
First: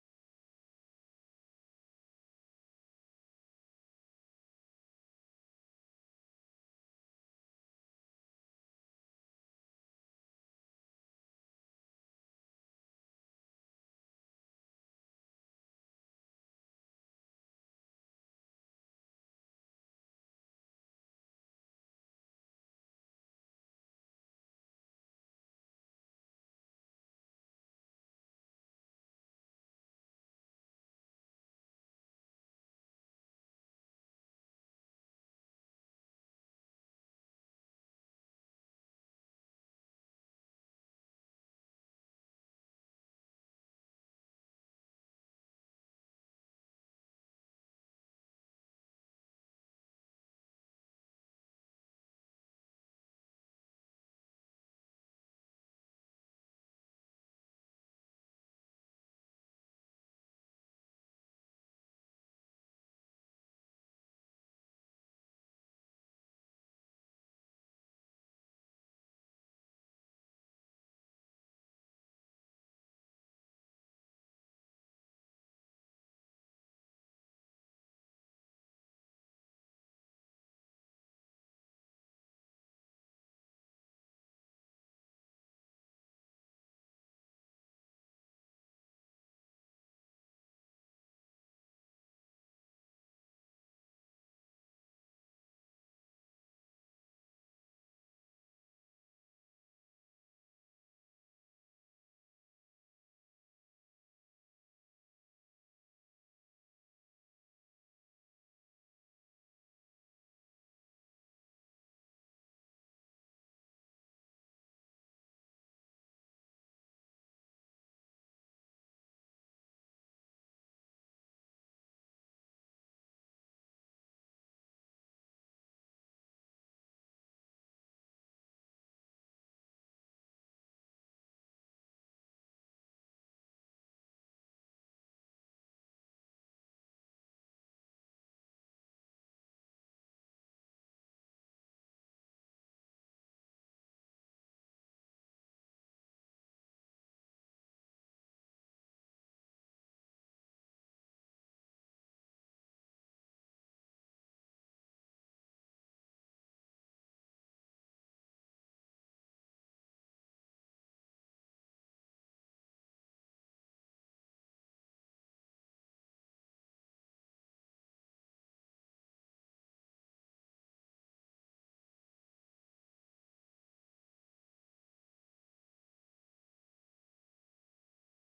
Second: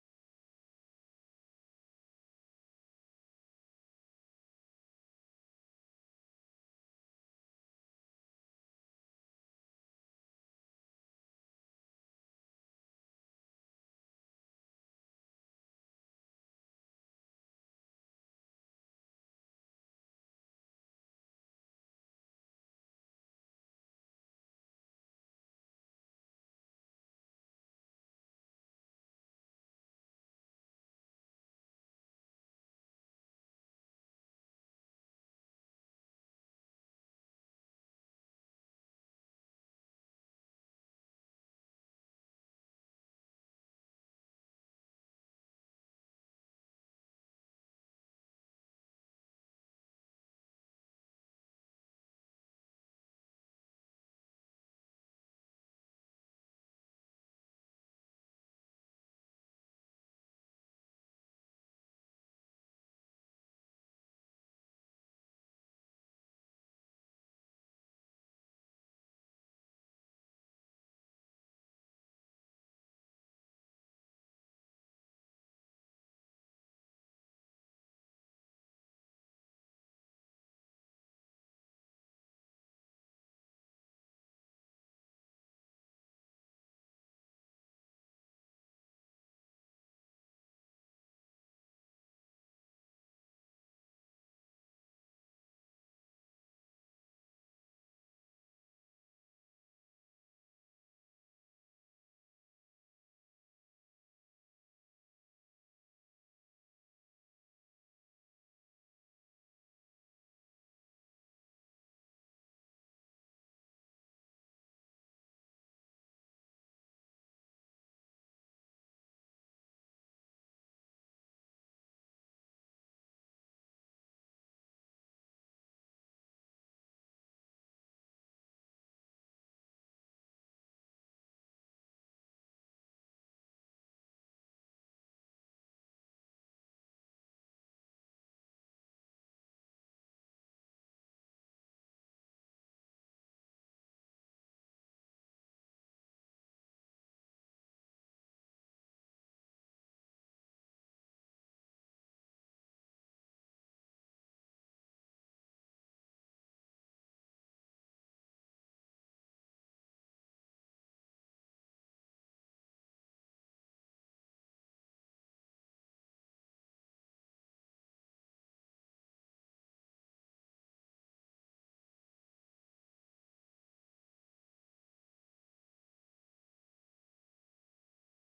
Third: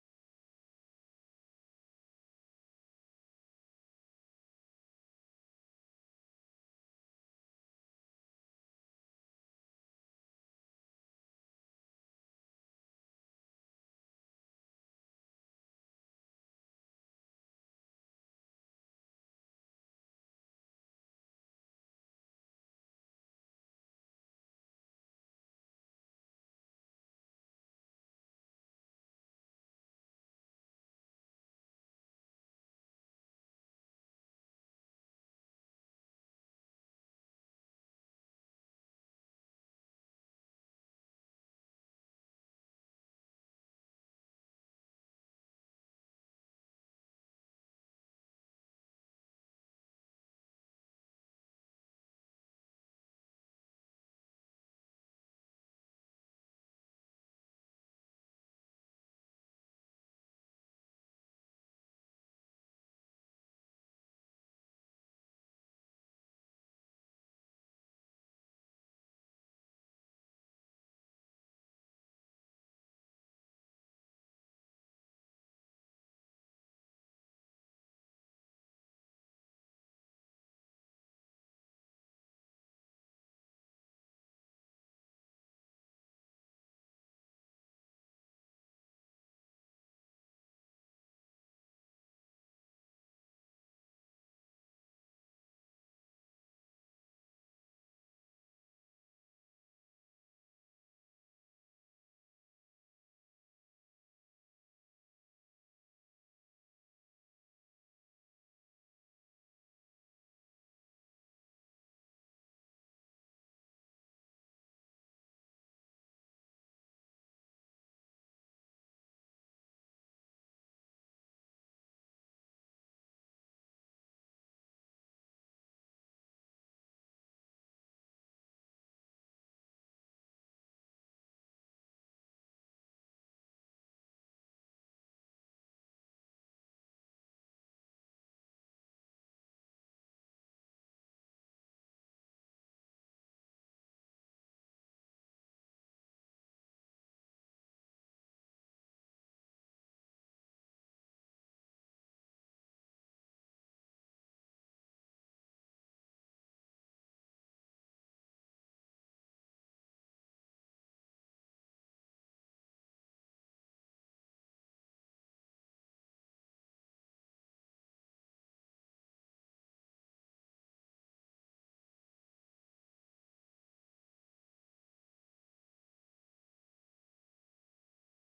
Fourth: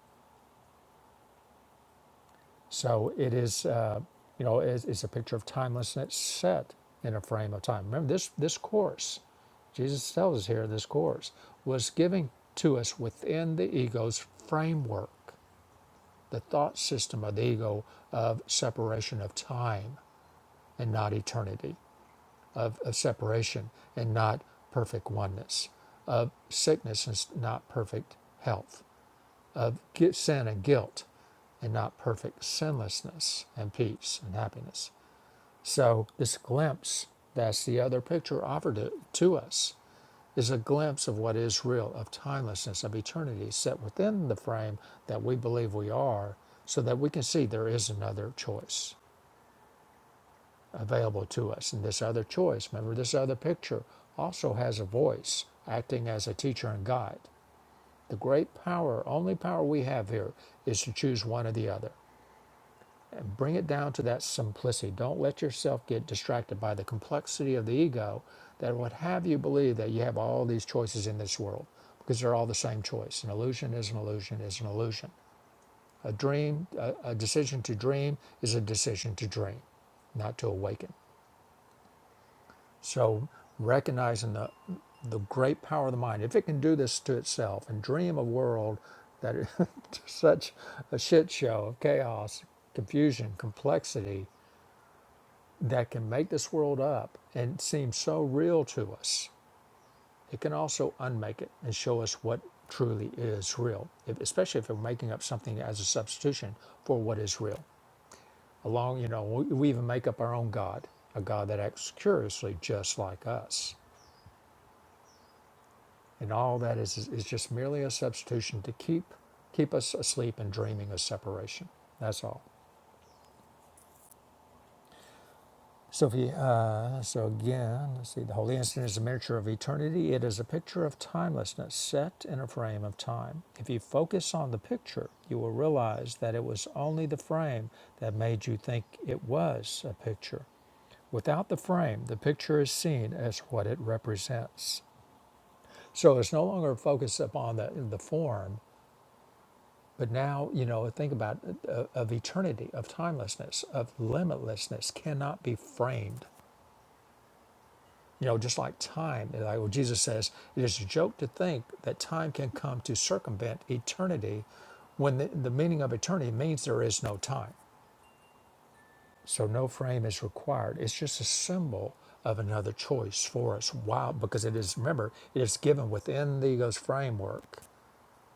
Speaker 1: So it is, uh, you know, it's, it's a picture of timelessness set in a frame of time. Remember, this, this course, Jesus tells us here this course, was given to us within the ego's framework the thought system of the ego of separation of time and not eternity, of, of separation and not perfect oneness, of sickness and not perfect health, of sin and guilt and not perfect sinlessness and peace and happiness. So, this glimpse that's the other picture offered to, to us is a glimpse of what is real, of timelessness, of eternity set within the frame that we believe we are, so that we can see there is another choice available to us. And this other choice, remember, this other picture also has a voice acting as a teacher and guide. The great power, only power we have here, is to choose one or the other. Bring it down to that simplicity. Don't let yourself get distracted by the complexity of the ego that would have you believe that you have all these choices in this world because they're all the same choice. An illusion is an illusion is an illusion. A dream, a, a decision to dream is a decision to dream, not to awaken. So recognizing the the great power of the mind, if it can do this to itself and dream a world that is such a shit show of chaos, confusion, complexity, that can make this world up and seem so real to us, it can also unmake it and show us what truly is real, if, especially if we're making up something as a substitution for what is real. Along, you know, we, we even make up our own God, a God that acts curiously just like us. And all that is, is, is just merely a substitution to keep, keep us asleep and dreaming of separation. That's all. So, if you, uh, so again, let's see. The holy instant is a miniature of eternity. It is a picture of timelessness set in a frame of time. If you focus on the picture, you will realize that it was only the frame that made you think it was a picture. Without the frame, the picture is seen as what it represents. So it's no longer focused upon the the form, but now you know think about uh, of eternity, of timelessness, of limitlessness cannot be framed You know, just like time, like what Jesus says, it is a joke to think that time can come to circumvent eternity when the, the meaning of eternity means there is no time. So no frame is required. It's just a symbol of another choice for us. Wow, because it is, remember, it is given within the ego's framework,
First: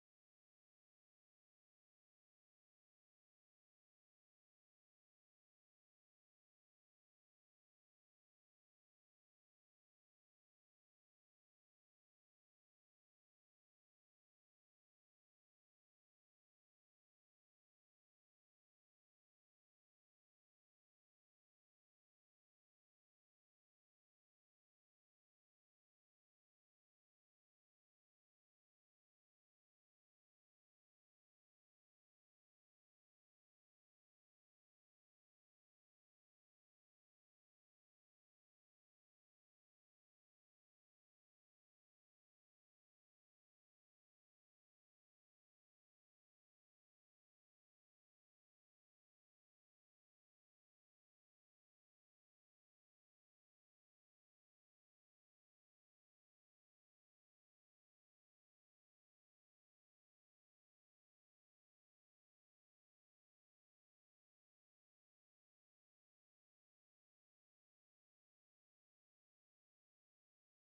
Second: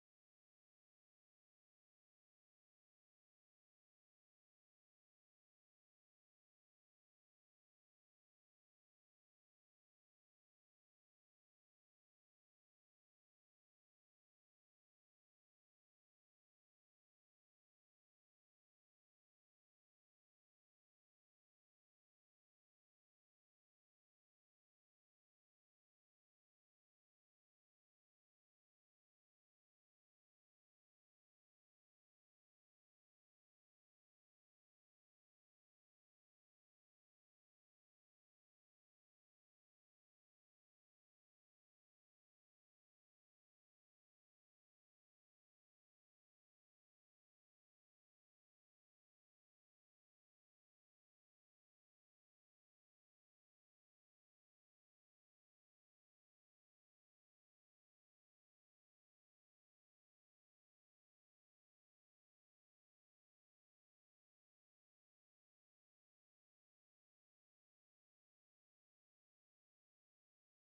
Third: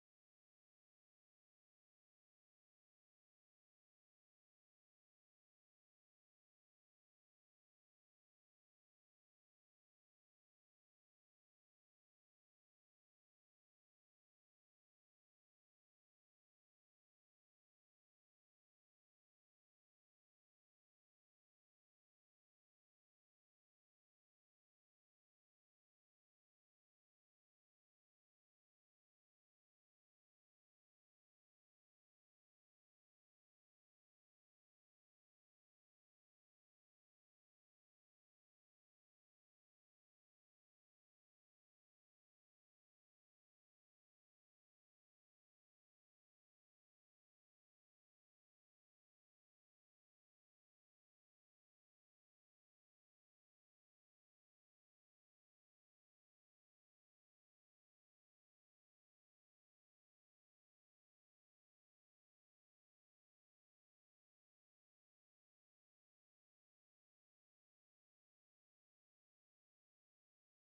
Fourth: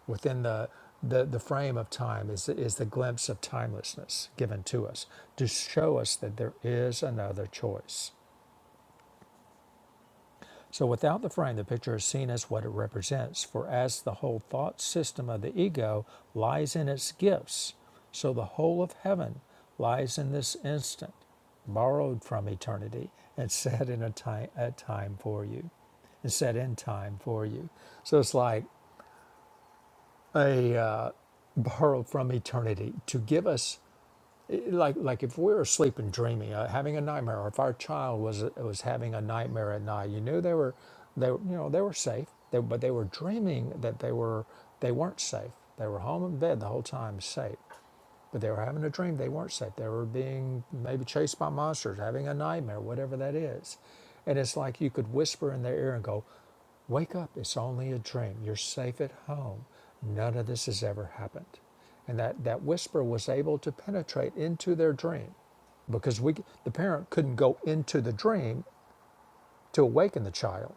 Speaker 1: within the the, the frame of time is, is the glimpse of timelessness given to us to show us that there is another choice. So without the frame, the picture is seen as what it represents. For as the whole thought system of the ego lies in its gifts, so the whole of heaven lies in this instant, borrowed from eternity and set in a time, a time for you, and set in time for you. So it's like a uh, borrowed from eternity to give us like like if we were asleep and dreaming, uh, having a nightmare, or if our child was was having a nightmare at night, you knew they were they were- you know they were safe, they, but they were dreaming that they were they weren't safe. They were home in bed the whole time, safe. But they were having a dream. They weren't safe. They were being maybe chased by monsters, having a nightmare, whatever that is. And it's like you could whisper in their ear and go, Wake up. It's only a dream. You're safe at home. None of this has ever happened. And that, that whisper was able to penetrate into their dream because we, the parent couldn't go into the dream to awaken the child.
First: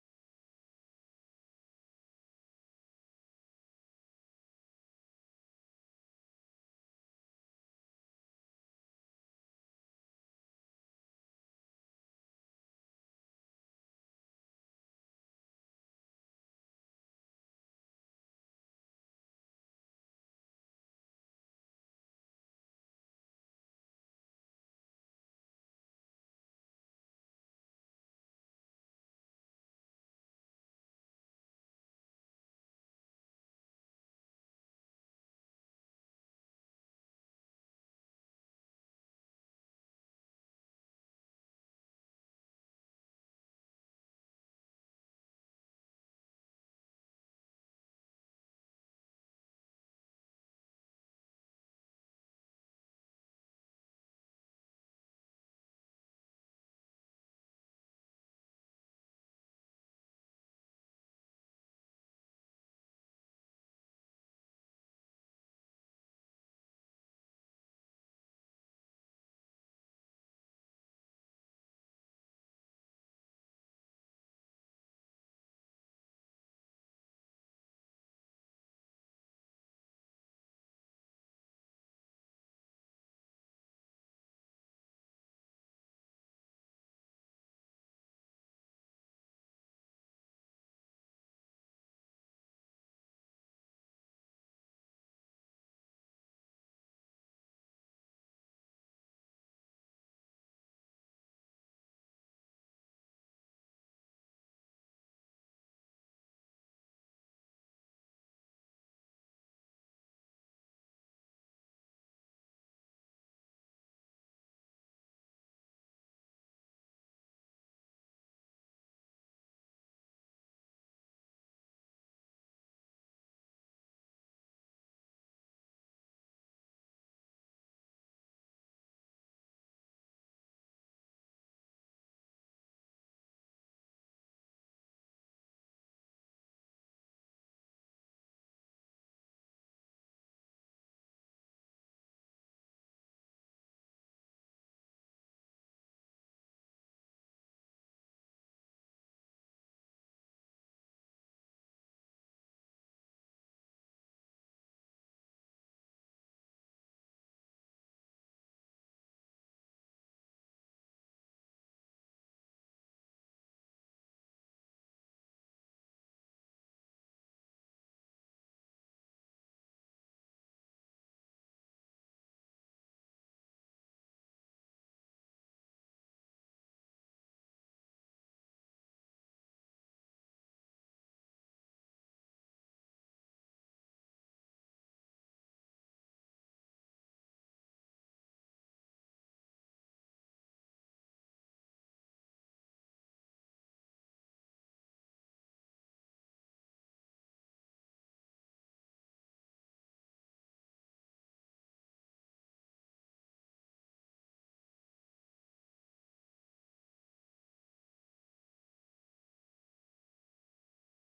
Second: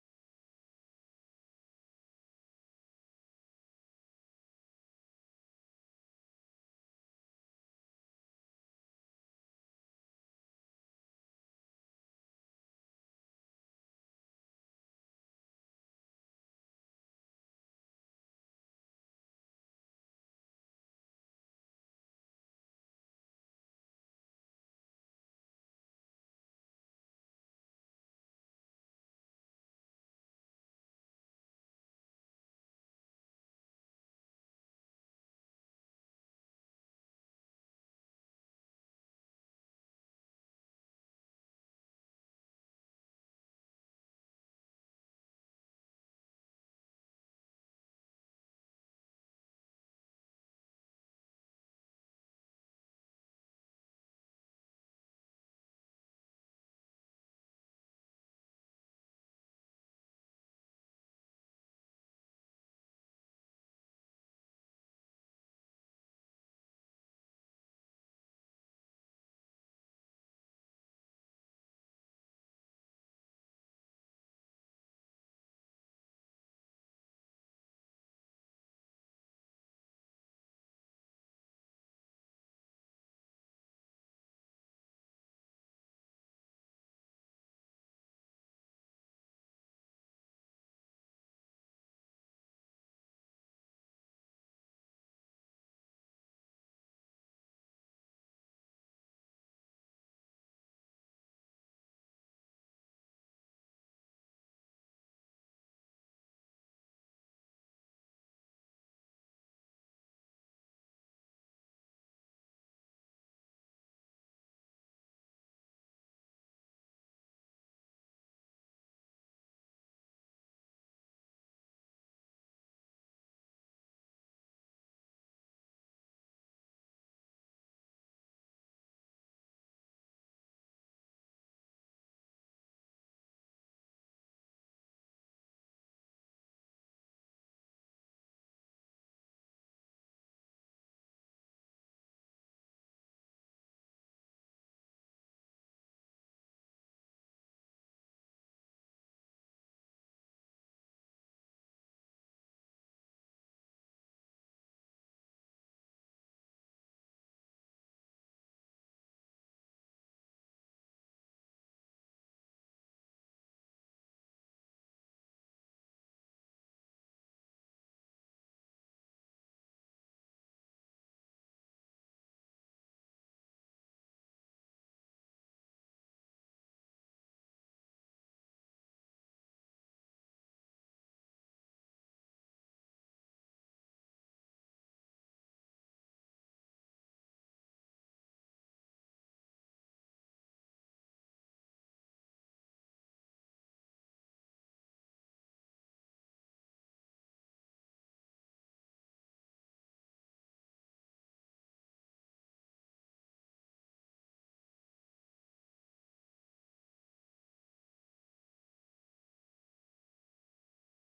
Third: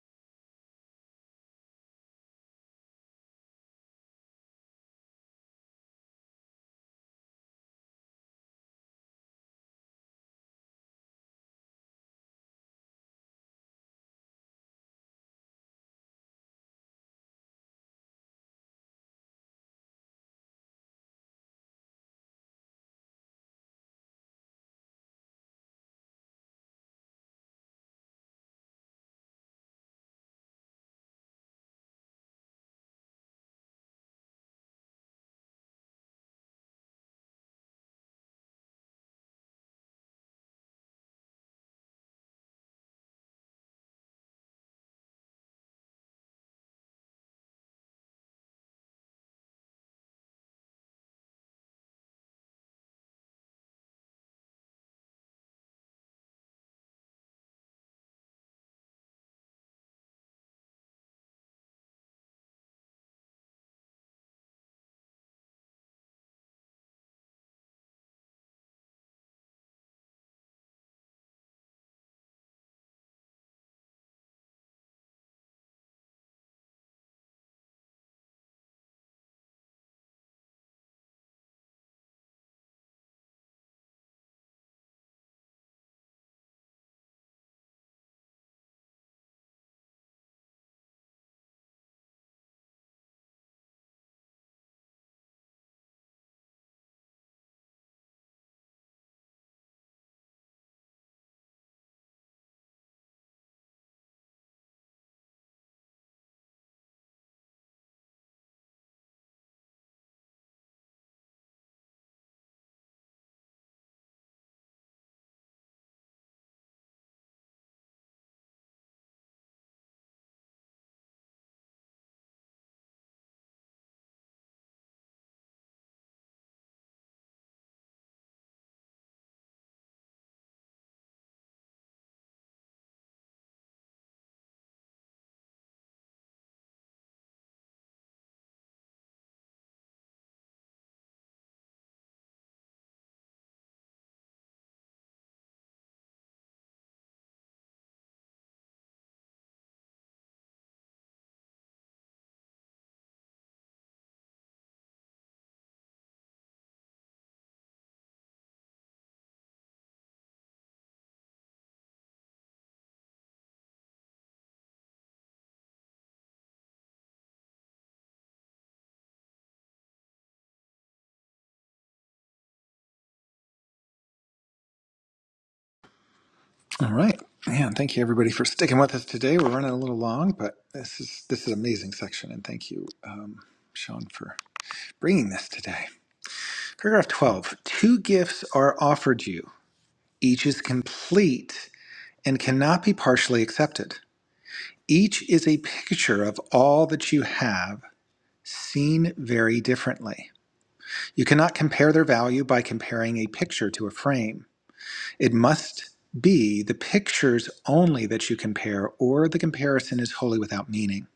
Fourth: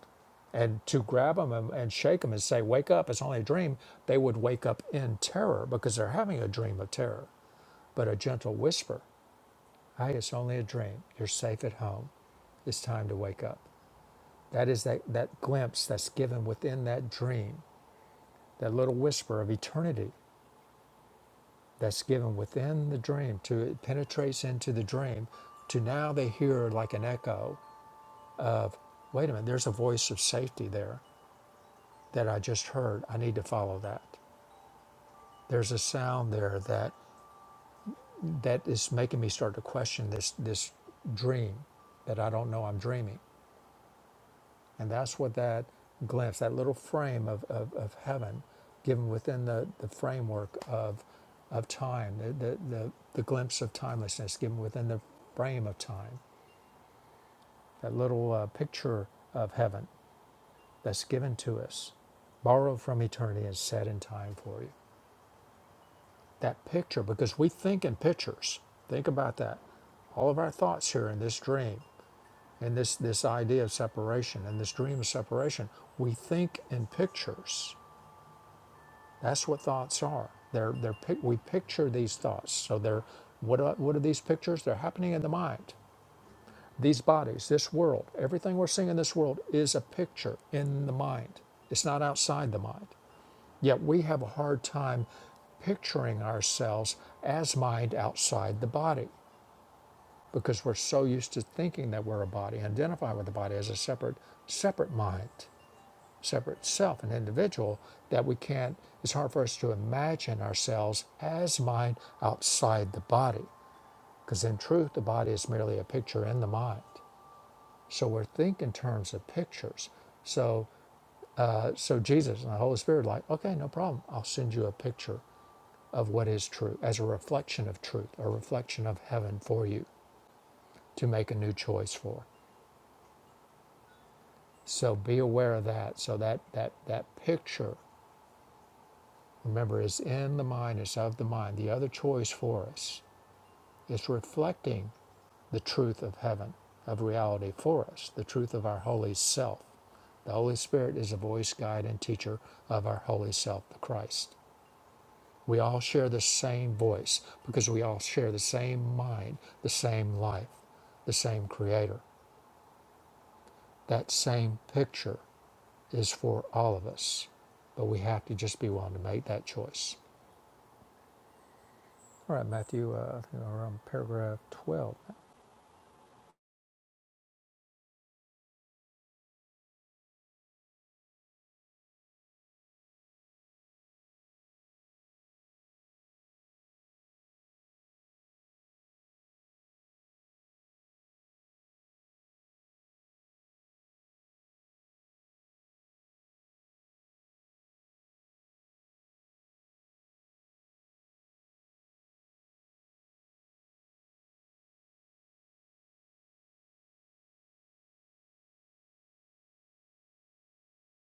Speaker 1: And to grab them and, and shake them and say, Wake up. It's only a dream. They would wake up in terror because they're having a dream of terror but a gentle whisper, hey, it's only a dream. You're safe at home. It's time to wake up. That is that, that glimpse that's given within that dream, that little whisper of eternity that's given within the dream to it penetrates into the dream to now they hear like an echo. Wait a minute, there's a voice of safety there that I just heard. I need to follow that. There's a sound there that that is making me start to question this this dream that I don't know I'm dreaming. And that's what that glimpse, that little frame of, of, of heaven given within the, the framework of, of time, the, the, the, the glimpse of timelessness given within the frame of time, that little uh, picture of heaven that's given to us, borrowed from eternity and set in time for you. That picture, because we think in pictures. Think about that. All of our thoughts here in this dream, in this, this idea of separation, in this dream of separation, we think in pictures That's what thoughts are. They're, they're, we picture these thoughts. So they're, what are, what are these pictures? They're happening in the mind. These bodies, this world, everything we're seeing in this world is a picture in the mind. It's not outside the mind. Yet we have a hard time picturing ourselves as mind outside the body because we're so used to thinking that we're a body, identify with the body as a separate, separate mind separate self, an individual, that we can't, it's hard for us to imagine ourselves as mind outside the body. Because in truth, the body is merely a picture in the mind. So we're thinking in terms of pictures. So, uh, so Jesus and the Holy Spirit, are like, okay, no problem. I'll send you a picture of what is true as a reflection of truth, a reflection of heaven for you to make a new choice for. So be aware of that. So that that that picture Remember, it's in the mind, it's of the mind. The other choice for us is reflecting the truth of heaven, of reality for us, the truth of our holy self. The Holy Spirit is a voice, guide, and teacher of our holy self, the Christ. We all share the same voice because we all share the same mind, the same life, the same Creator. That same picture is for all of us, but we have to just be willing to make that choice. All right, Matthew, uh, I think we paragraph 12.
Speaker 2: All right. Man, thank you everybody for sticking with us today. We're running a little long, but this is this is an amazing section and thank you um, Sean for bringing this today. Paragraph 12. Two gifts are offered you. Each is complete and cannot be partially accepted. Each is a picture of all that you have seen very differently. You cannot compare their value by comparing a picture to a frame. It must be the pictures only that you compare, or the comparison is wholly without meaning.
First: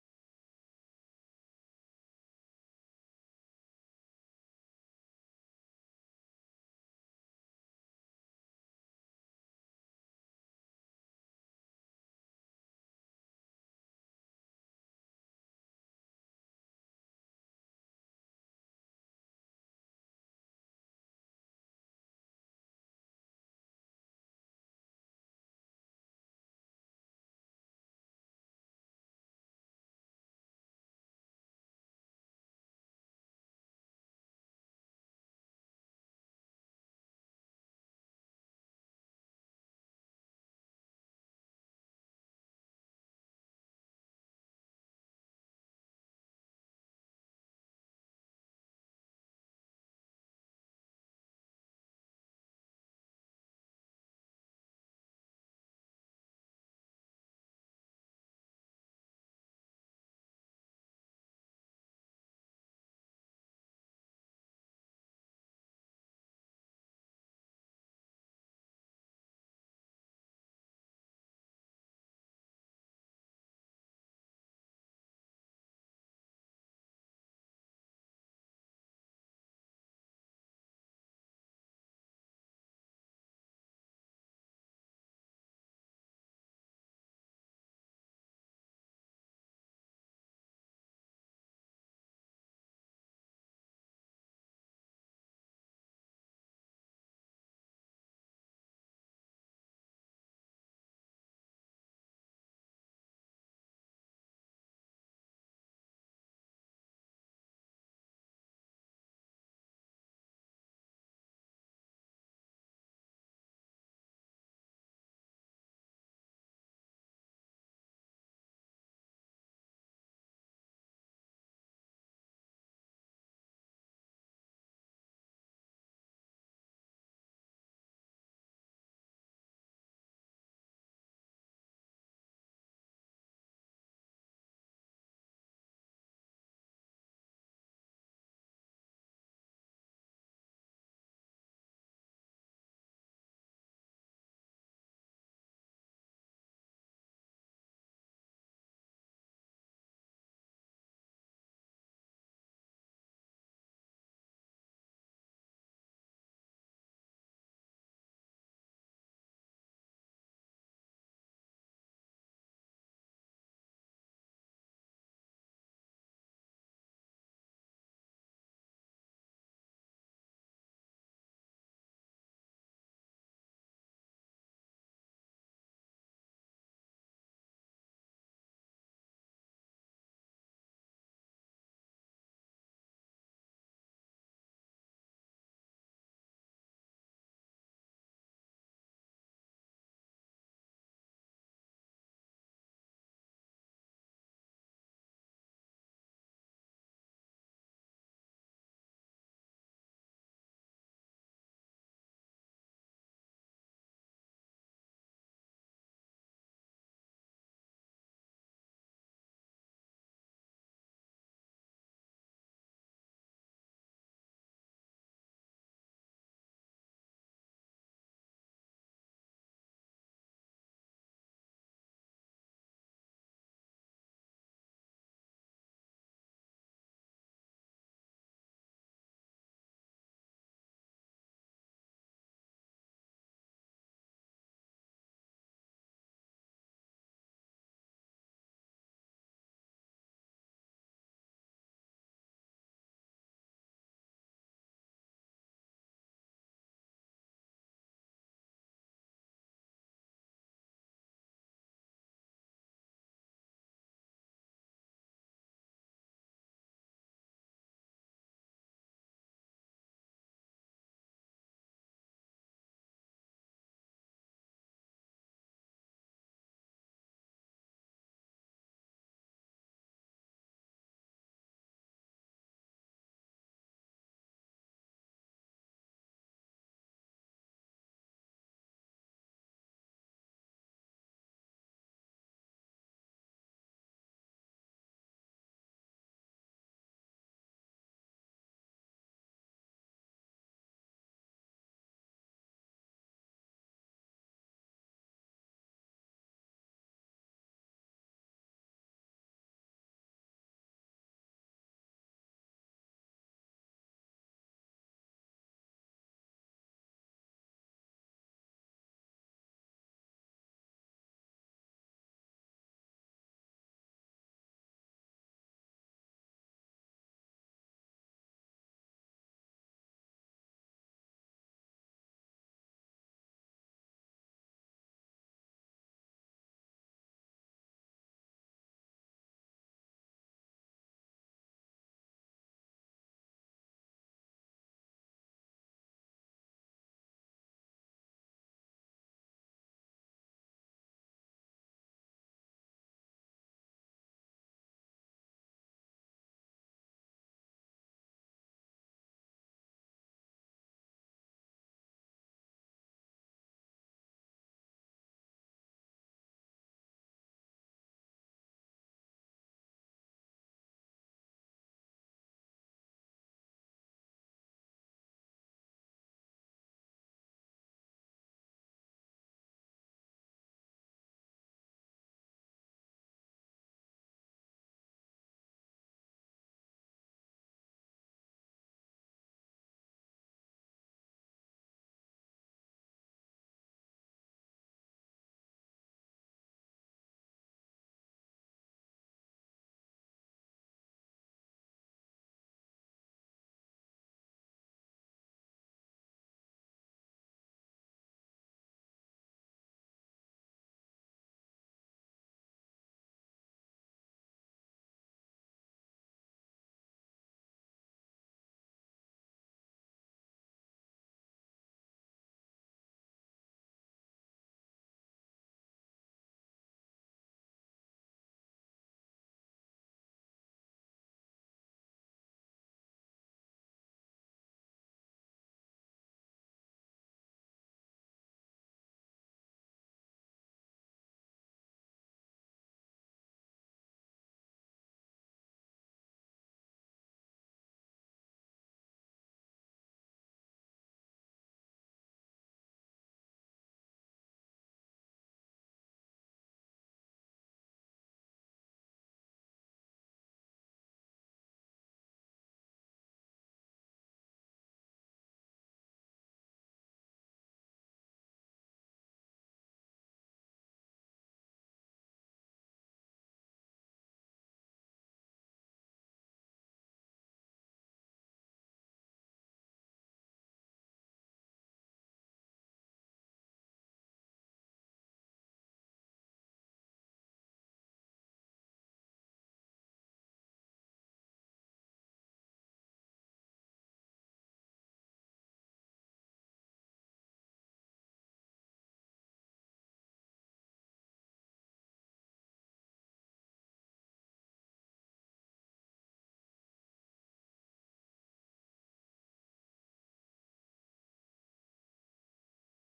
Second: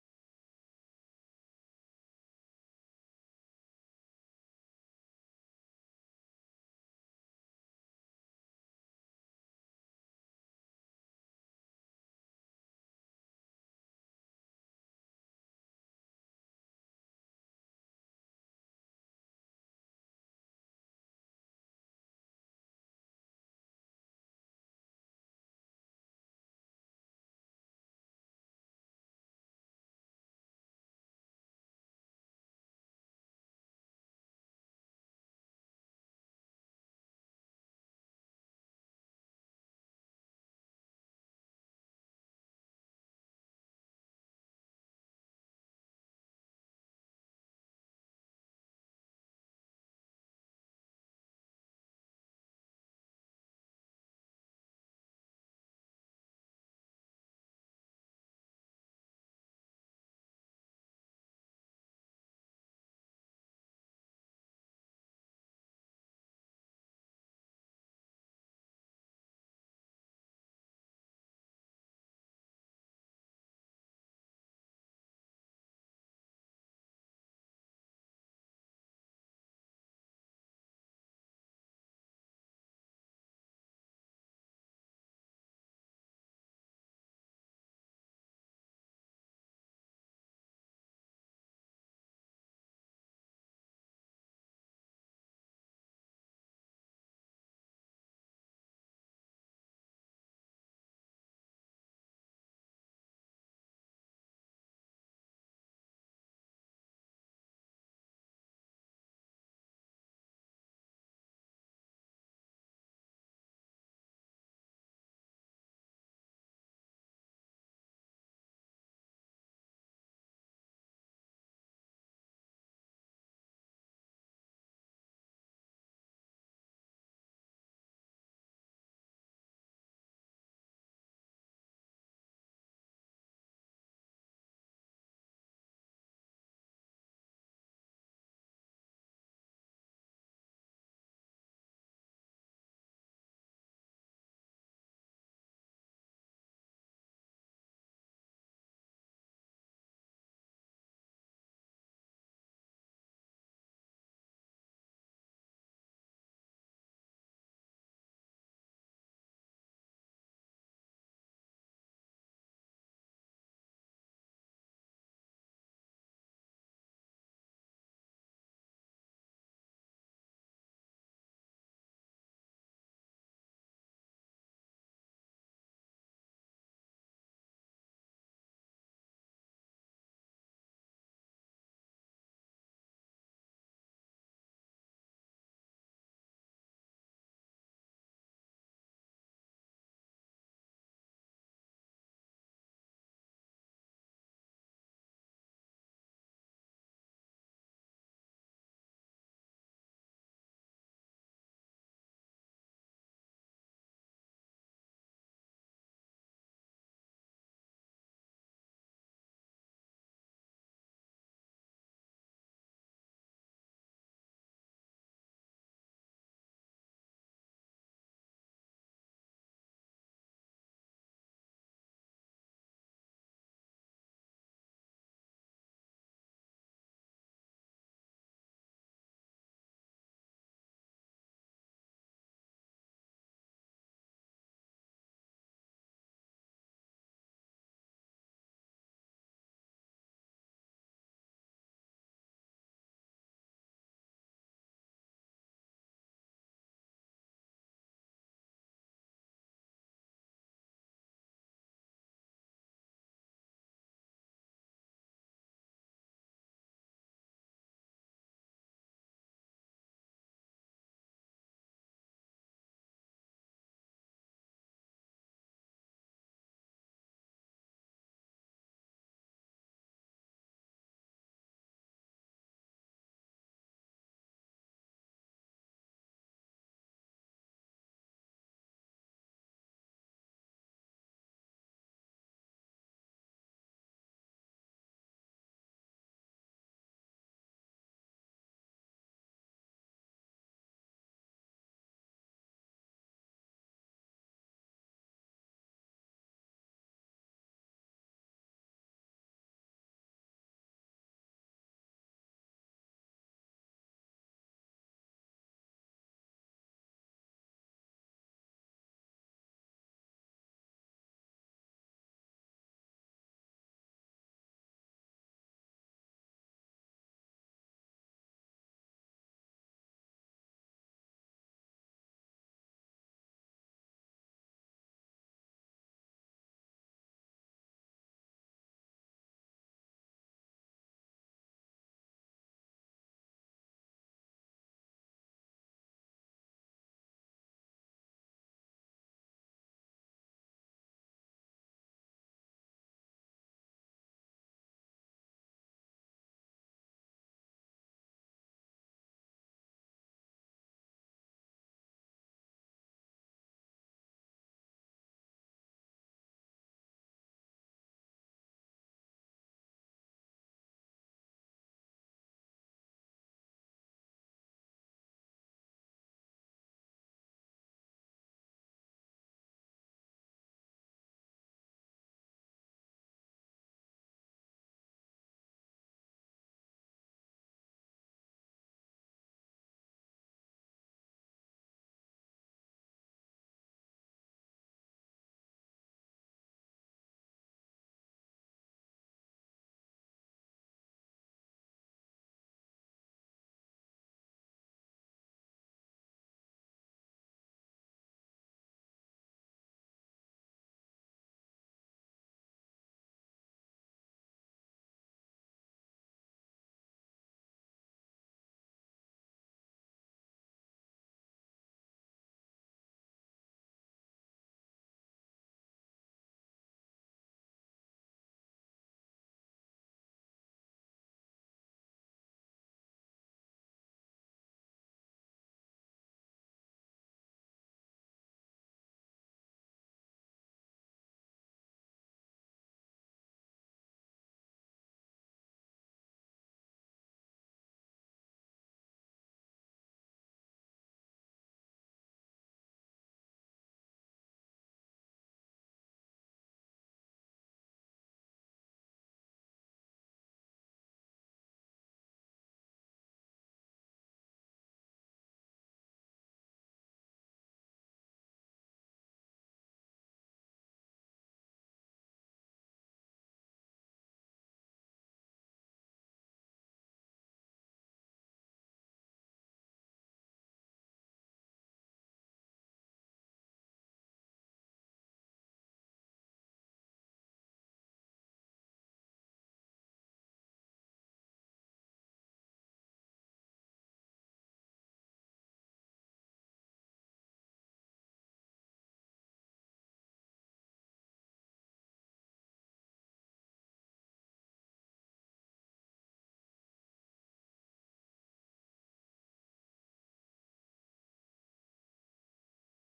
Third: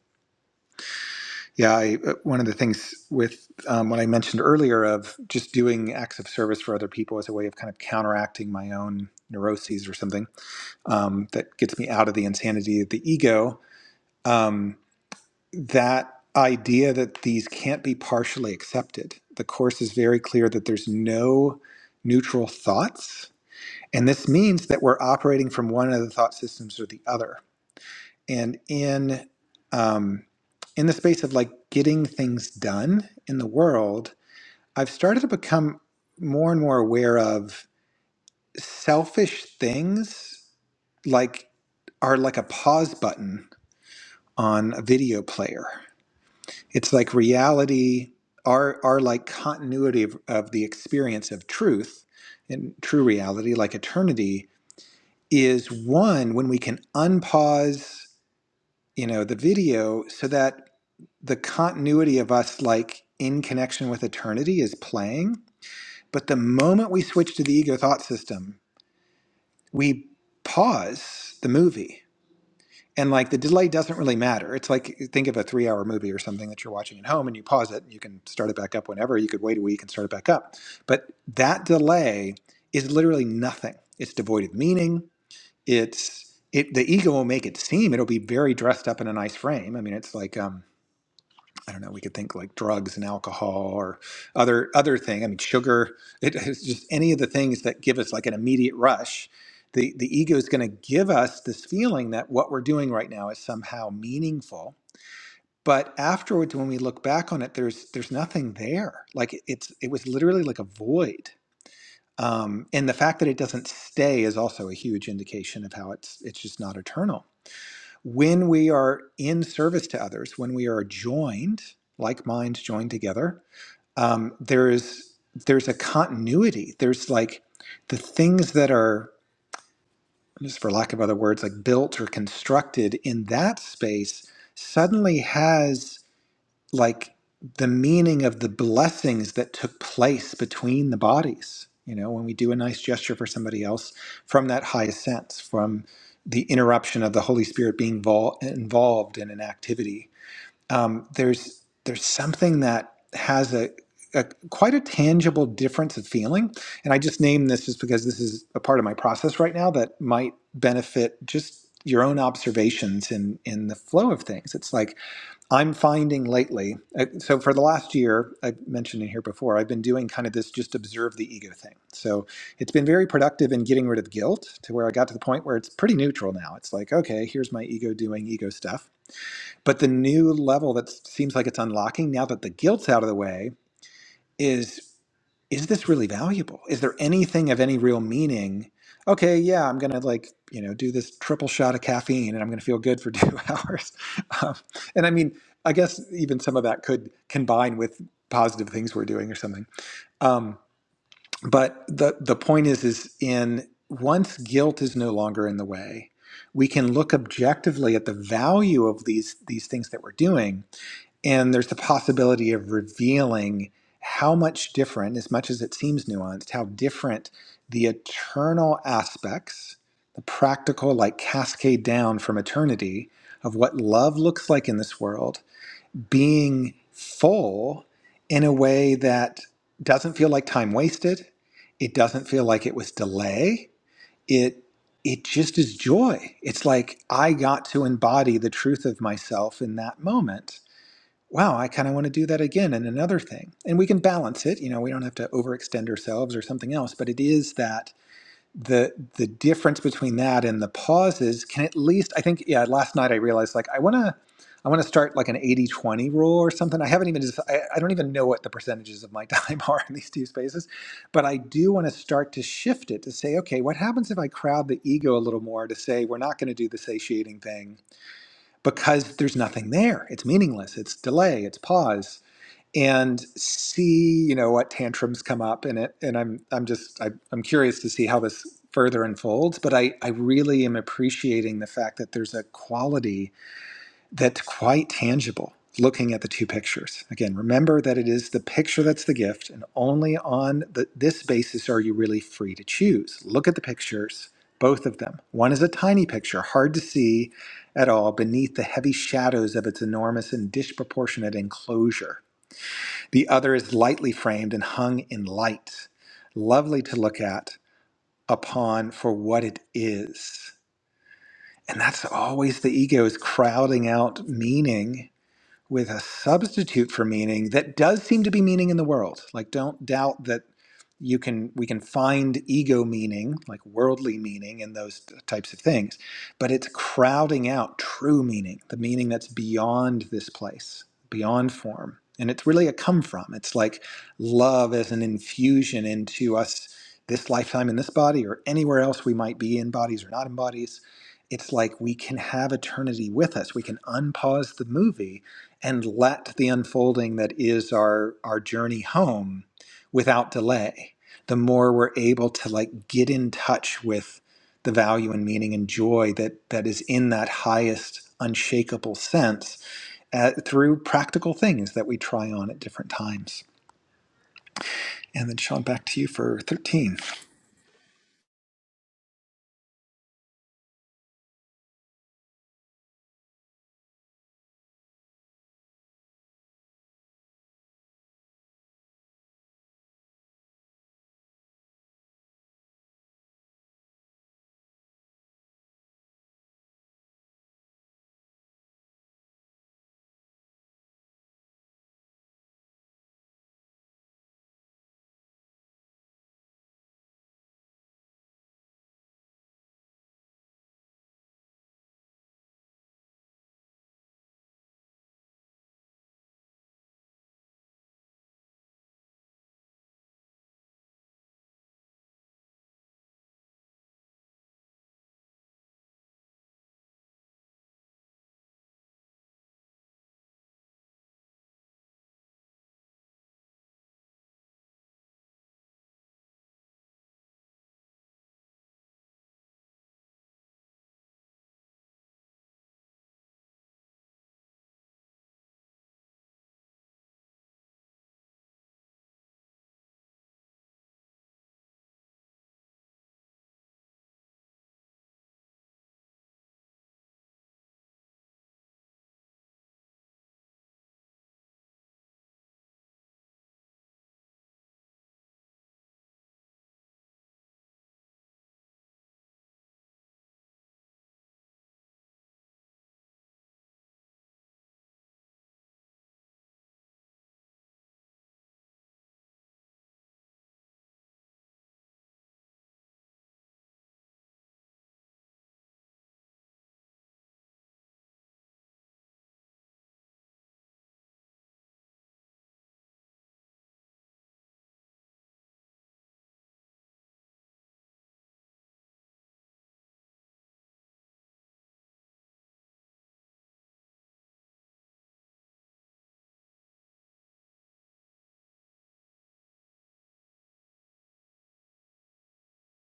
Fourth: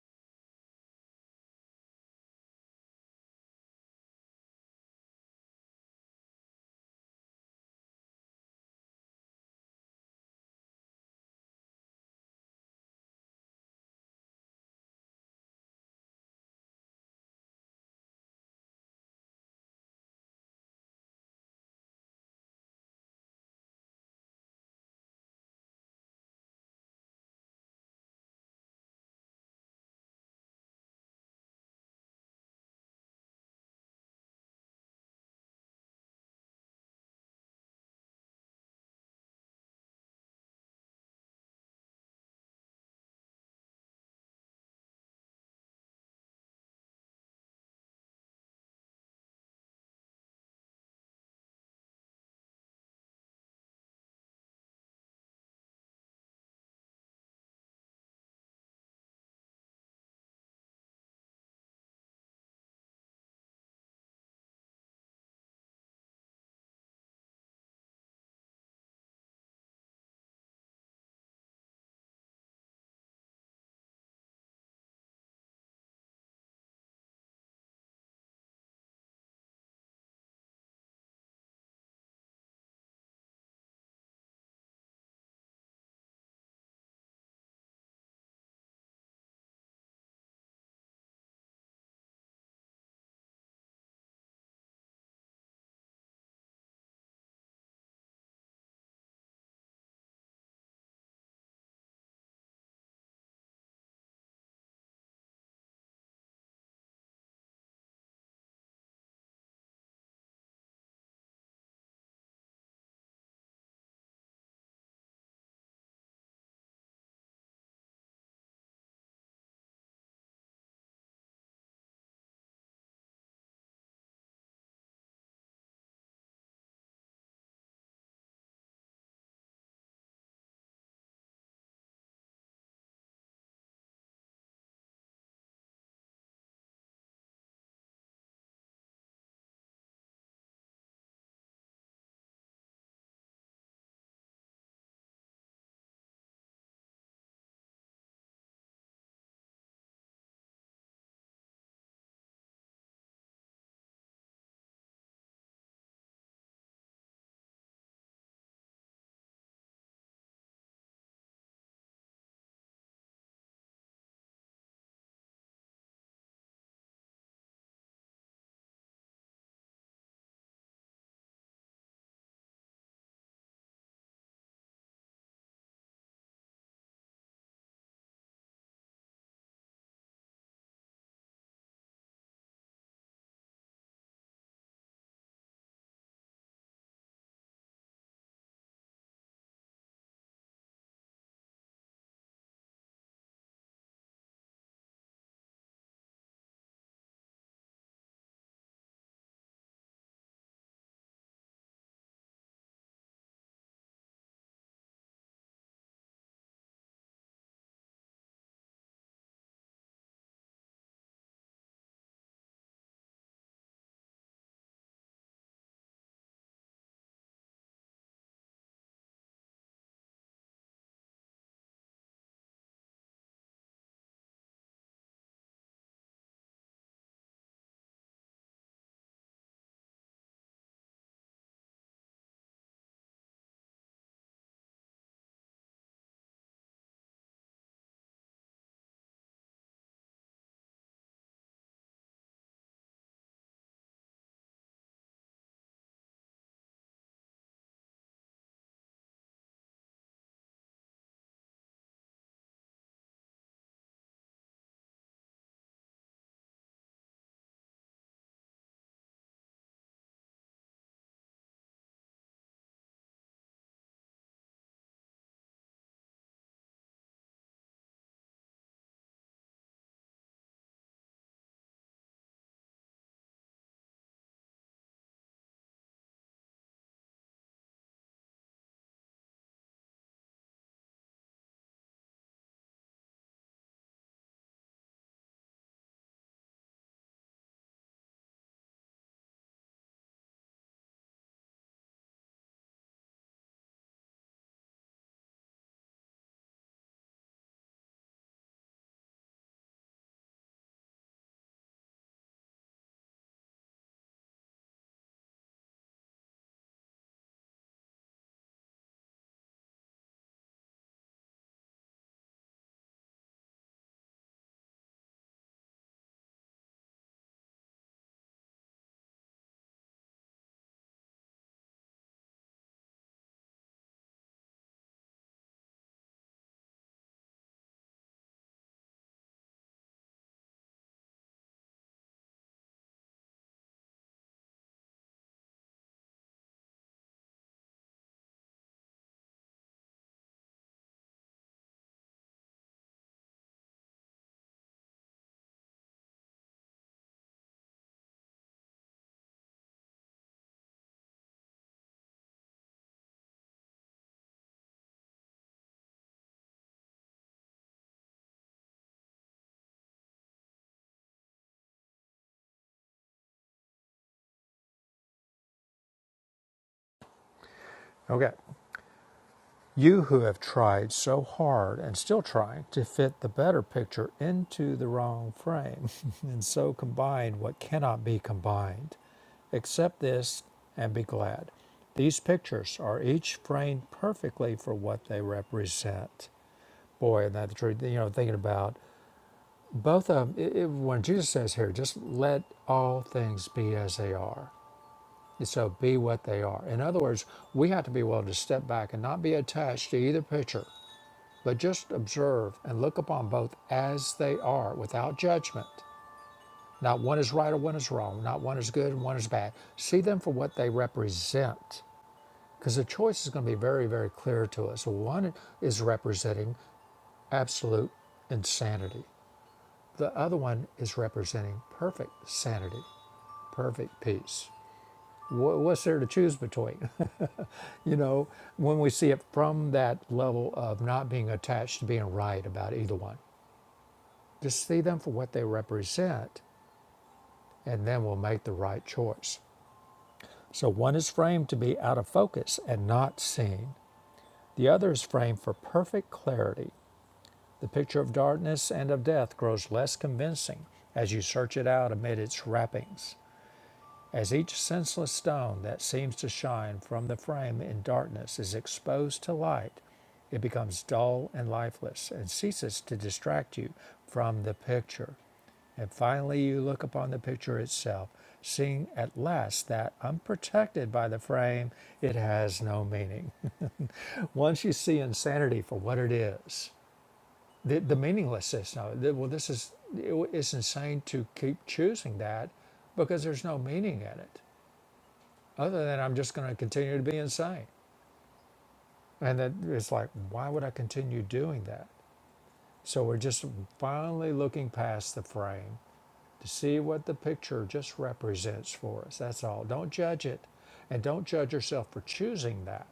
Speaker 2: Yeah, I, uh, one of the things with um, what I mentioned earlier of just doing acts of service for other people as a way of kind of counteracting my own neuroses or something um, that gets me out of the insanity of the ego. Um, that idea that these can't be partially accepted. The course is very clear that there's no neutral thoughts. And this means that we're operating from one of the thought systems or the other. And in um, in the space of like getting things done in the world, I've started to become more and more aware of selfish things like are like a pause button on a video player it's like reality our our like continuity of, of the experience of truth and true reality like eternity is one when we can unpause you know the video so that the continuity of us like in connection with eternity is playing but the moment we switch to the ego thought system we pause the movie and like the delay doesn't really matter it's like think of a three hour movie or something that you're watching at home and you pause it and you can start it back up whenever you could wait a week and start it back up but that delay is literally nothing it's devoid of meaning it's it the ego will make it seem it'll be very dressed up in a nice frame i mean it's like um I don't know, we could think like drugs and alcohol or other other thing. I mean, sugar, it, it's just any of the things that give us like an immediate rush. The the ego is going to give us this feeling that what we're doing right now is somehow meaningful. But afterwards, when we look back on it, there's there's nothing there. Like it's it was literally like a void. Um, and the fact that it doesn't stay is also a huge indication of how it's it's just not eternal when we are in service to others, when we are joined, like minds joined together, um, there's there's a continuity. There's like the things that are, just for lack of other words, like built or constructed in that space suddenly has like the meaning of the blessings that took place between the bodies you know when we do a nice gesture for somebody else from that highest sense from the interruption of the holy spirit being vol- involved in an activity um, there's there's something that has a, a quite a tangible difference of feeling and i just name this just because this is a part of my process right now that might benefit just your own observations in in the flow of things it's like I'm finding lately, uh, so for the last year, I mentioned it here before, I've been doing kind of this just observe the ego thing. So it's been very productive in getting rid of guilt to where I got to the point where it's pretty neutral now. It's like, okay, here's my ego doing ego stuff. But the new level that seems like it's unlocking now that the guilt's out of the way is is this really valuable? Is there anything of any real meaning? Okay, yeah, I'm gonna like you know do this triple shot of caffeine, and I'm gonna feel good for two hours. Um, and I mean, I guess even some of that could combine with positive things we're doing or something. Um, but the the point is, is in once guilt is no longer in the way, we can look objectively at the value of these these things that we're doing, and there's the possibility of revealing how much different, as much as it seems nuanced, how different the eternal aspects, the practical, like cascade down from eternity, of what love looks like in this world, being full in a way that doesn't feel like time wasted. It doesn't feel like it was delay. It it just is joy. It's like I got to embody the truth of myself in that moment wow, I kind of want to do that again and another thing. And we can balance it. You know, we don't have to overextend ourselves or something else, but it is that the the difference between that and the pauses can at least I think yeah, last night I realized like I want to I want to start like an eighty twenty rule or something. I haven't even just, I, I don't even know what the percentages of my time are in these two spaces, but I do want to start to shift it to say, okay, what happens if I crowd the ego a little more to say we're not going to do the satiating thing because there's nothing there. It's meaningless. It's delay. It's pause. And see, you know, what tantrums come up in it. And I'm, I'm just, I, I'm curious to see how this further unfolds. But I, I really am appreciating the fact that there's a quality that's quite tangible looking at the two pictures. Again, remember that it is the picture that's the gift, and only on the, this basis are you really free to choose. Look at the pictures, both of them. One is a tiny picture, hard to see at all beneath the heavy shadows of its enormous and disproportionate enclosure. The other is lightly framed and hung in light, lovely to look at upon for what it is. And that's always the ego is crowding out meaning with a substitute for meaning that does seem to be meaning in the world. Like, don't doubt that you can we can find ego meaning, like worldly meaning, in those t- types of things, but it's crowding out true meaning, the meaning that's beyond this place, beyond form. And it's really a come from. It's like love as an infusion into us this lifetime in this body or anywhere else we might be in bodies or not in bodies. It's like we can have eternity with us. We can unpause the movie and let the unfolding that is our our journey home without delay the more we're able to like get in touch with the value and meaning and joy that that is in that highest unshakable sense uh, through practical things that we try on at different times and then sean back to you for 13
Speaker 1: Okay. You who have tried so hard and still trying to fit the better picture into the wrong frame, and so combine what cannot be combined. Accept this and be glad. These pictures are each framed perfectly for what they represent. Boy, isn't that the truth? You know, thinking about both of them, it, when Jesus says here, just let all things be as they are. And So be what they are. In other words, we have to be willing to step back and not be attached to either picture But just observe and look upon both as they are, without judgment. Not one is right or one is wrong. Not one is good and one is bad. See them for what they represent, because the choice is going to be very, very clear to us. One is representing absolute insanity. The other one is representing perfect sanity, perfect peace. What's there to choose between? you know, when we see it from that level of not being attached to being right about either one. Just see them for what they represent, and then we'll make the right choice. So one is framed to be out of focus and not seen, the other is framed for perfect clarity. The picture of darkness and of death grows less convincing as you search it out amid its wrappings, as each senseless stone that seems to shine from the frame in darkness is exposed to light. It becomes dull and lifeless and ceases to distract you from the picture. And finally, you look upon the picture itself, seeing at last that, unprotected by the frame, it has no meaning. Once you see insanity for what it is, the, the meaninglessness now, the, well, this is, it, it's insane to keep choosing that because there's no meaning in it other than I'm just going to continue to be insane. And that it's like, why would I continue doing that? So we're just finally looking past the frame to see what the picture just represents for us. That's all. Don't judge it and don't judge yourself for choosing that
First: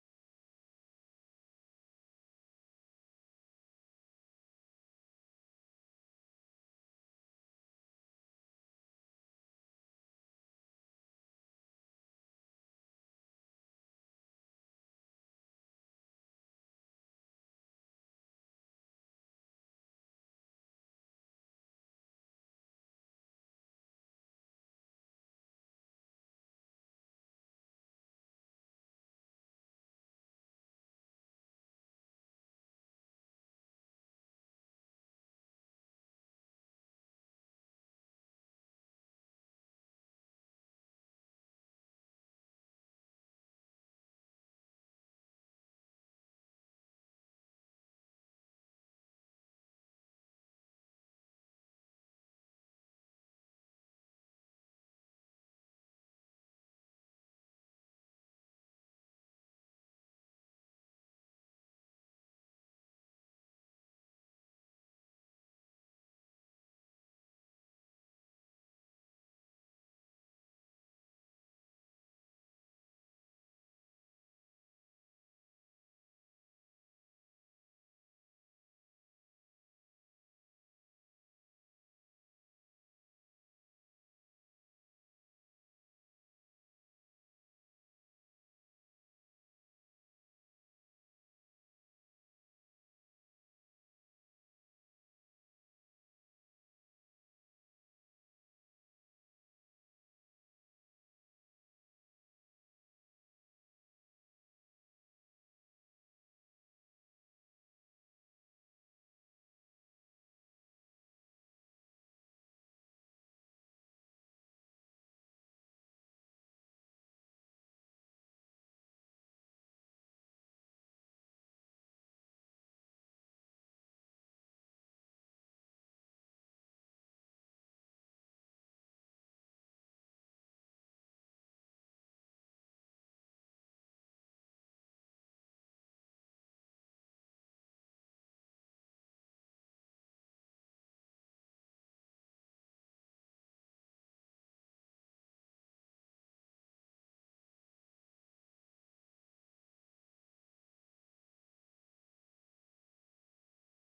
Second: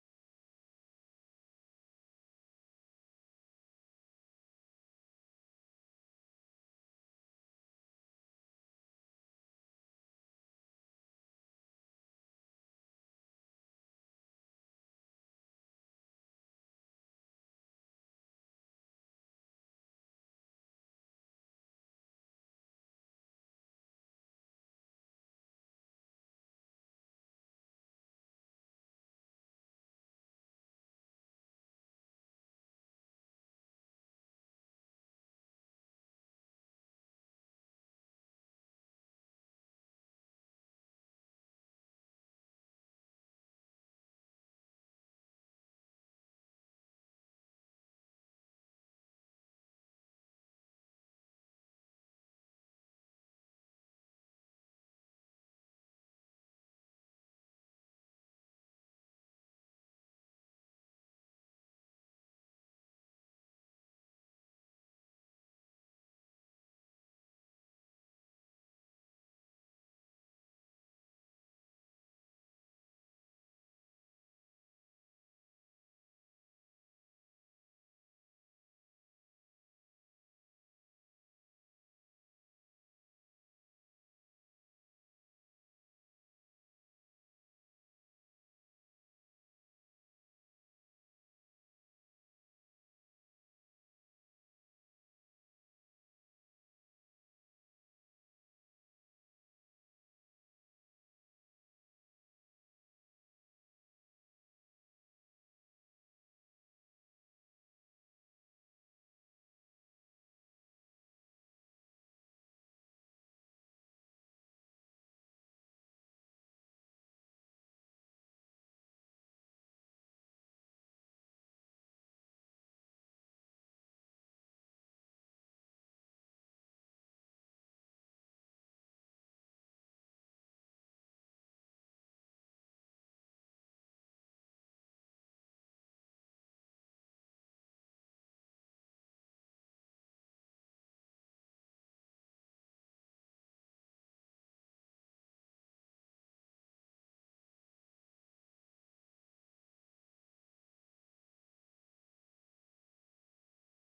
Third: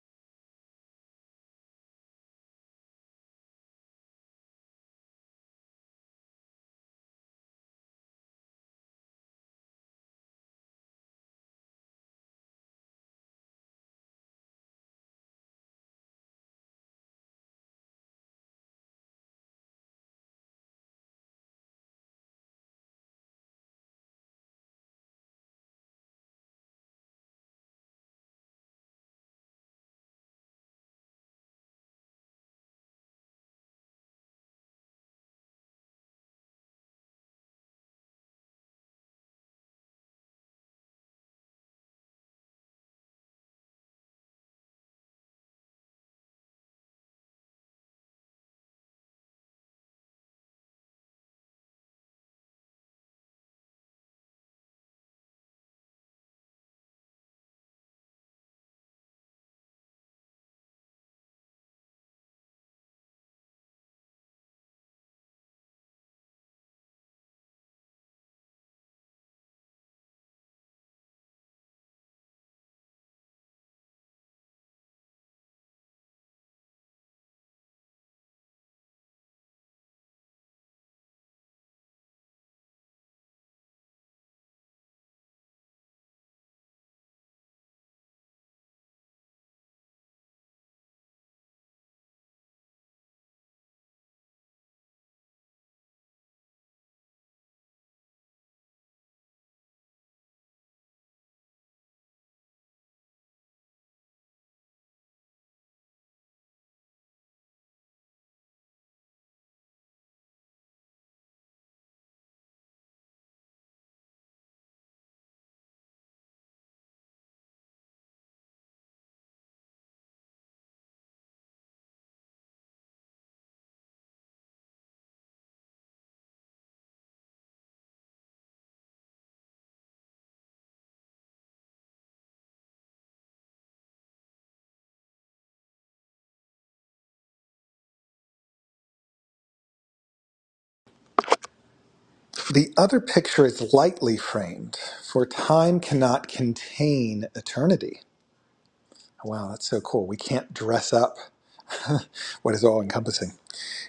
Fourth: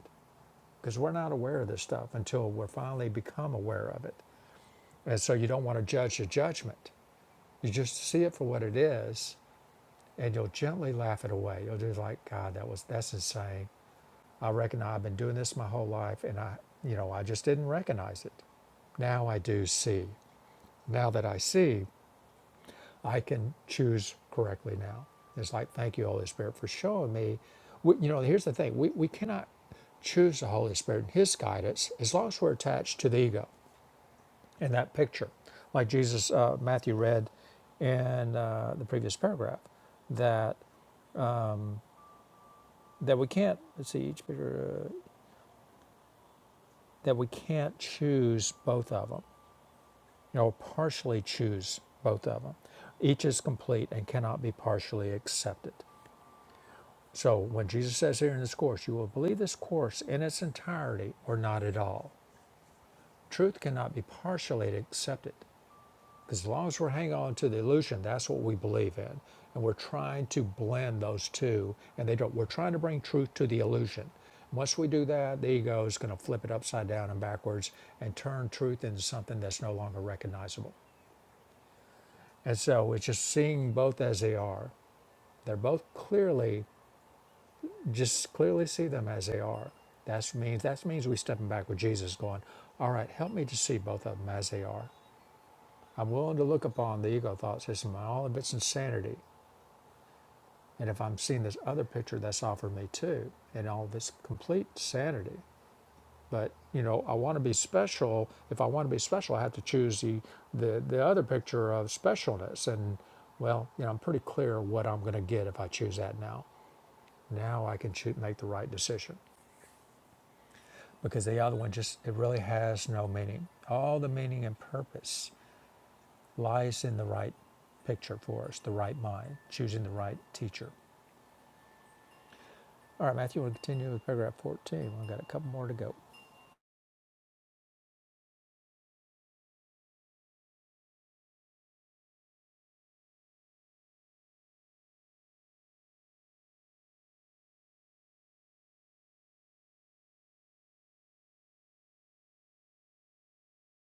Speaker 1: because we're not aware of this stuff until we're finally become aware of it. And so you don't want to judge the judgment. You just see it for what it is and you'll gently laugh it away. You'll just like, God, that was that's insane. I reckon I've been doing this my whole life and I you know, I just didn't recognize it. Now I do see. Now that I see, I can choose correctly now. It's like, thank you, Holy Spirit, for showing me. We, you know, here's the thing we, we cannot choose the Holy Spirit and His guidance as long as we're attached to the ego in that picture. Like Jesus, uh, Matthew read in uh, the previous paragraph that that we can't let's see each picture uh, that we can't choose both of them you know partially choose both of them each is complete and cannot be partially accepted So when Jesus says here in this course, you will believe this course in its entirety or not at all. Truth cannot be partially accepted because as long as we're hanging on to the illusion, that's what we believe in, and we're trying to blend those two, and they don't. We're trying to bring truth to the illusion. Once we do that, the ego is going to flip it upside down and backwards and turn truth into something that's no longer recognizable. And so it's just seeing both as they are. They're both clearly Just clearly see them as they are. That means that means we stepping back with Jesus, going, "All right, help me to see both of them as they are. I'm willing to look upon the ego thoughts as in all of its insanity, and if I'm seeing this other picture that's offered me too, in all of its complete sanity. But you know, I want to be special. If I want to be special, I have to choose the the the other picture of specialness. And well, you know, I'm pretty clear what I'm going to get if I choose that now. Now I can choose, make the right decision. because the other one just it really has no meaning. All the meaning and purpose lies in the right picture for us, the right mind, choosing the right teacher. All right, Matthew, we'll continue with paragraph 14. We've got a couple more to go.
Speaker 2: the other picture is lightly framed for time cannot contain eternity Wow, that's so cool. We can't dress up what is all encompassing.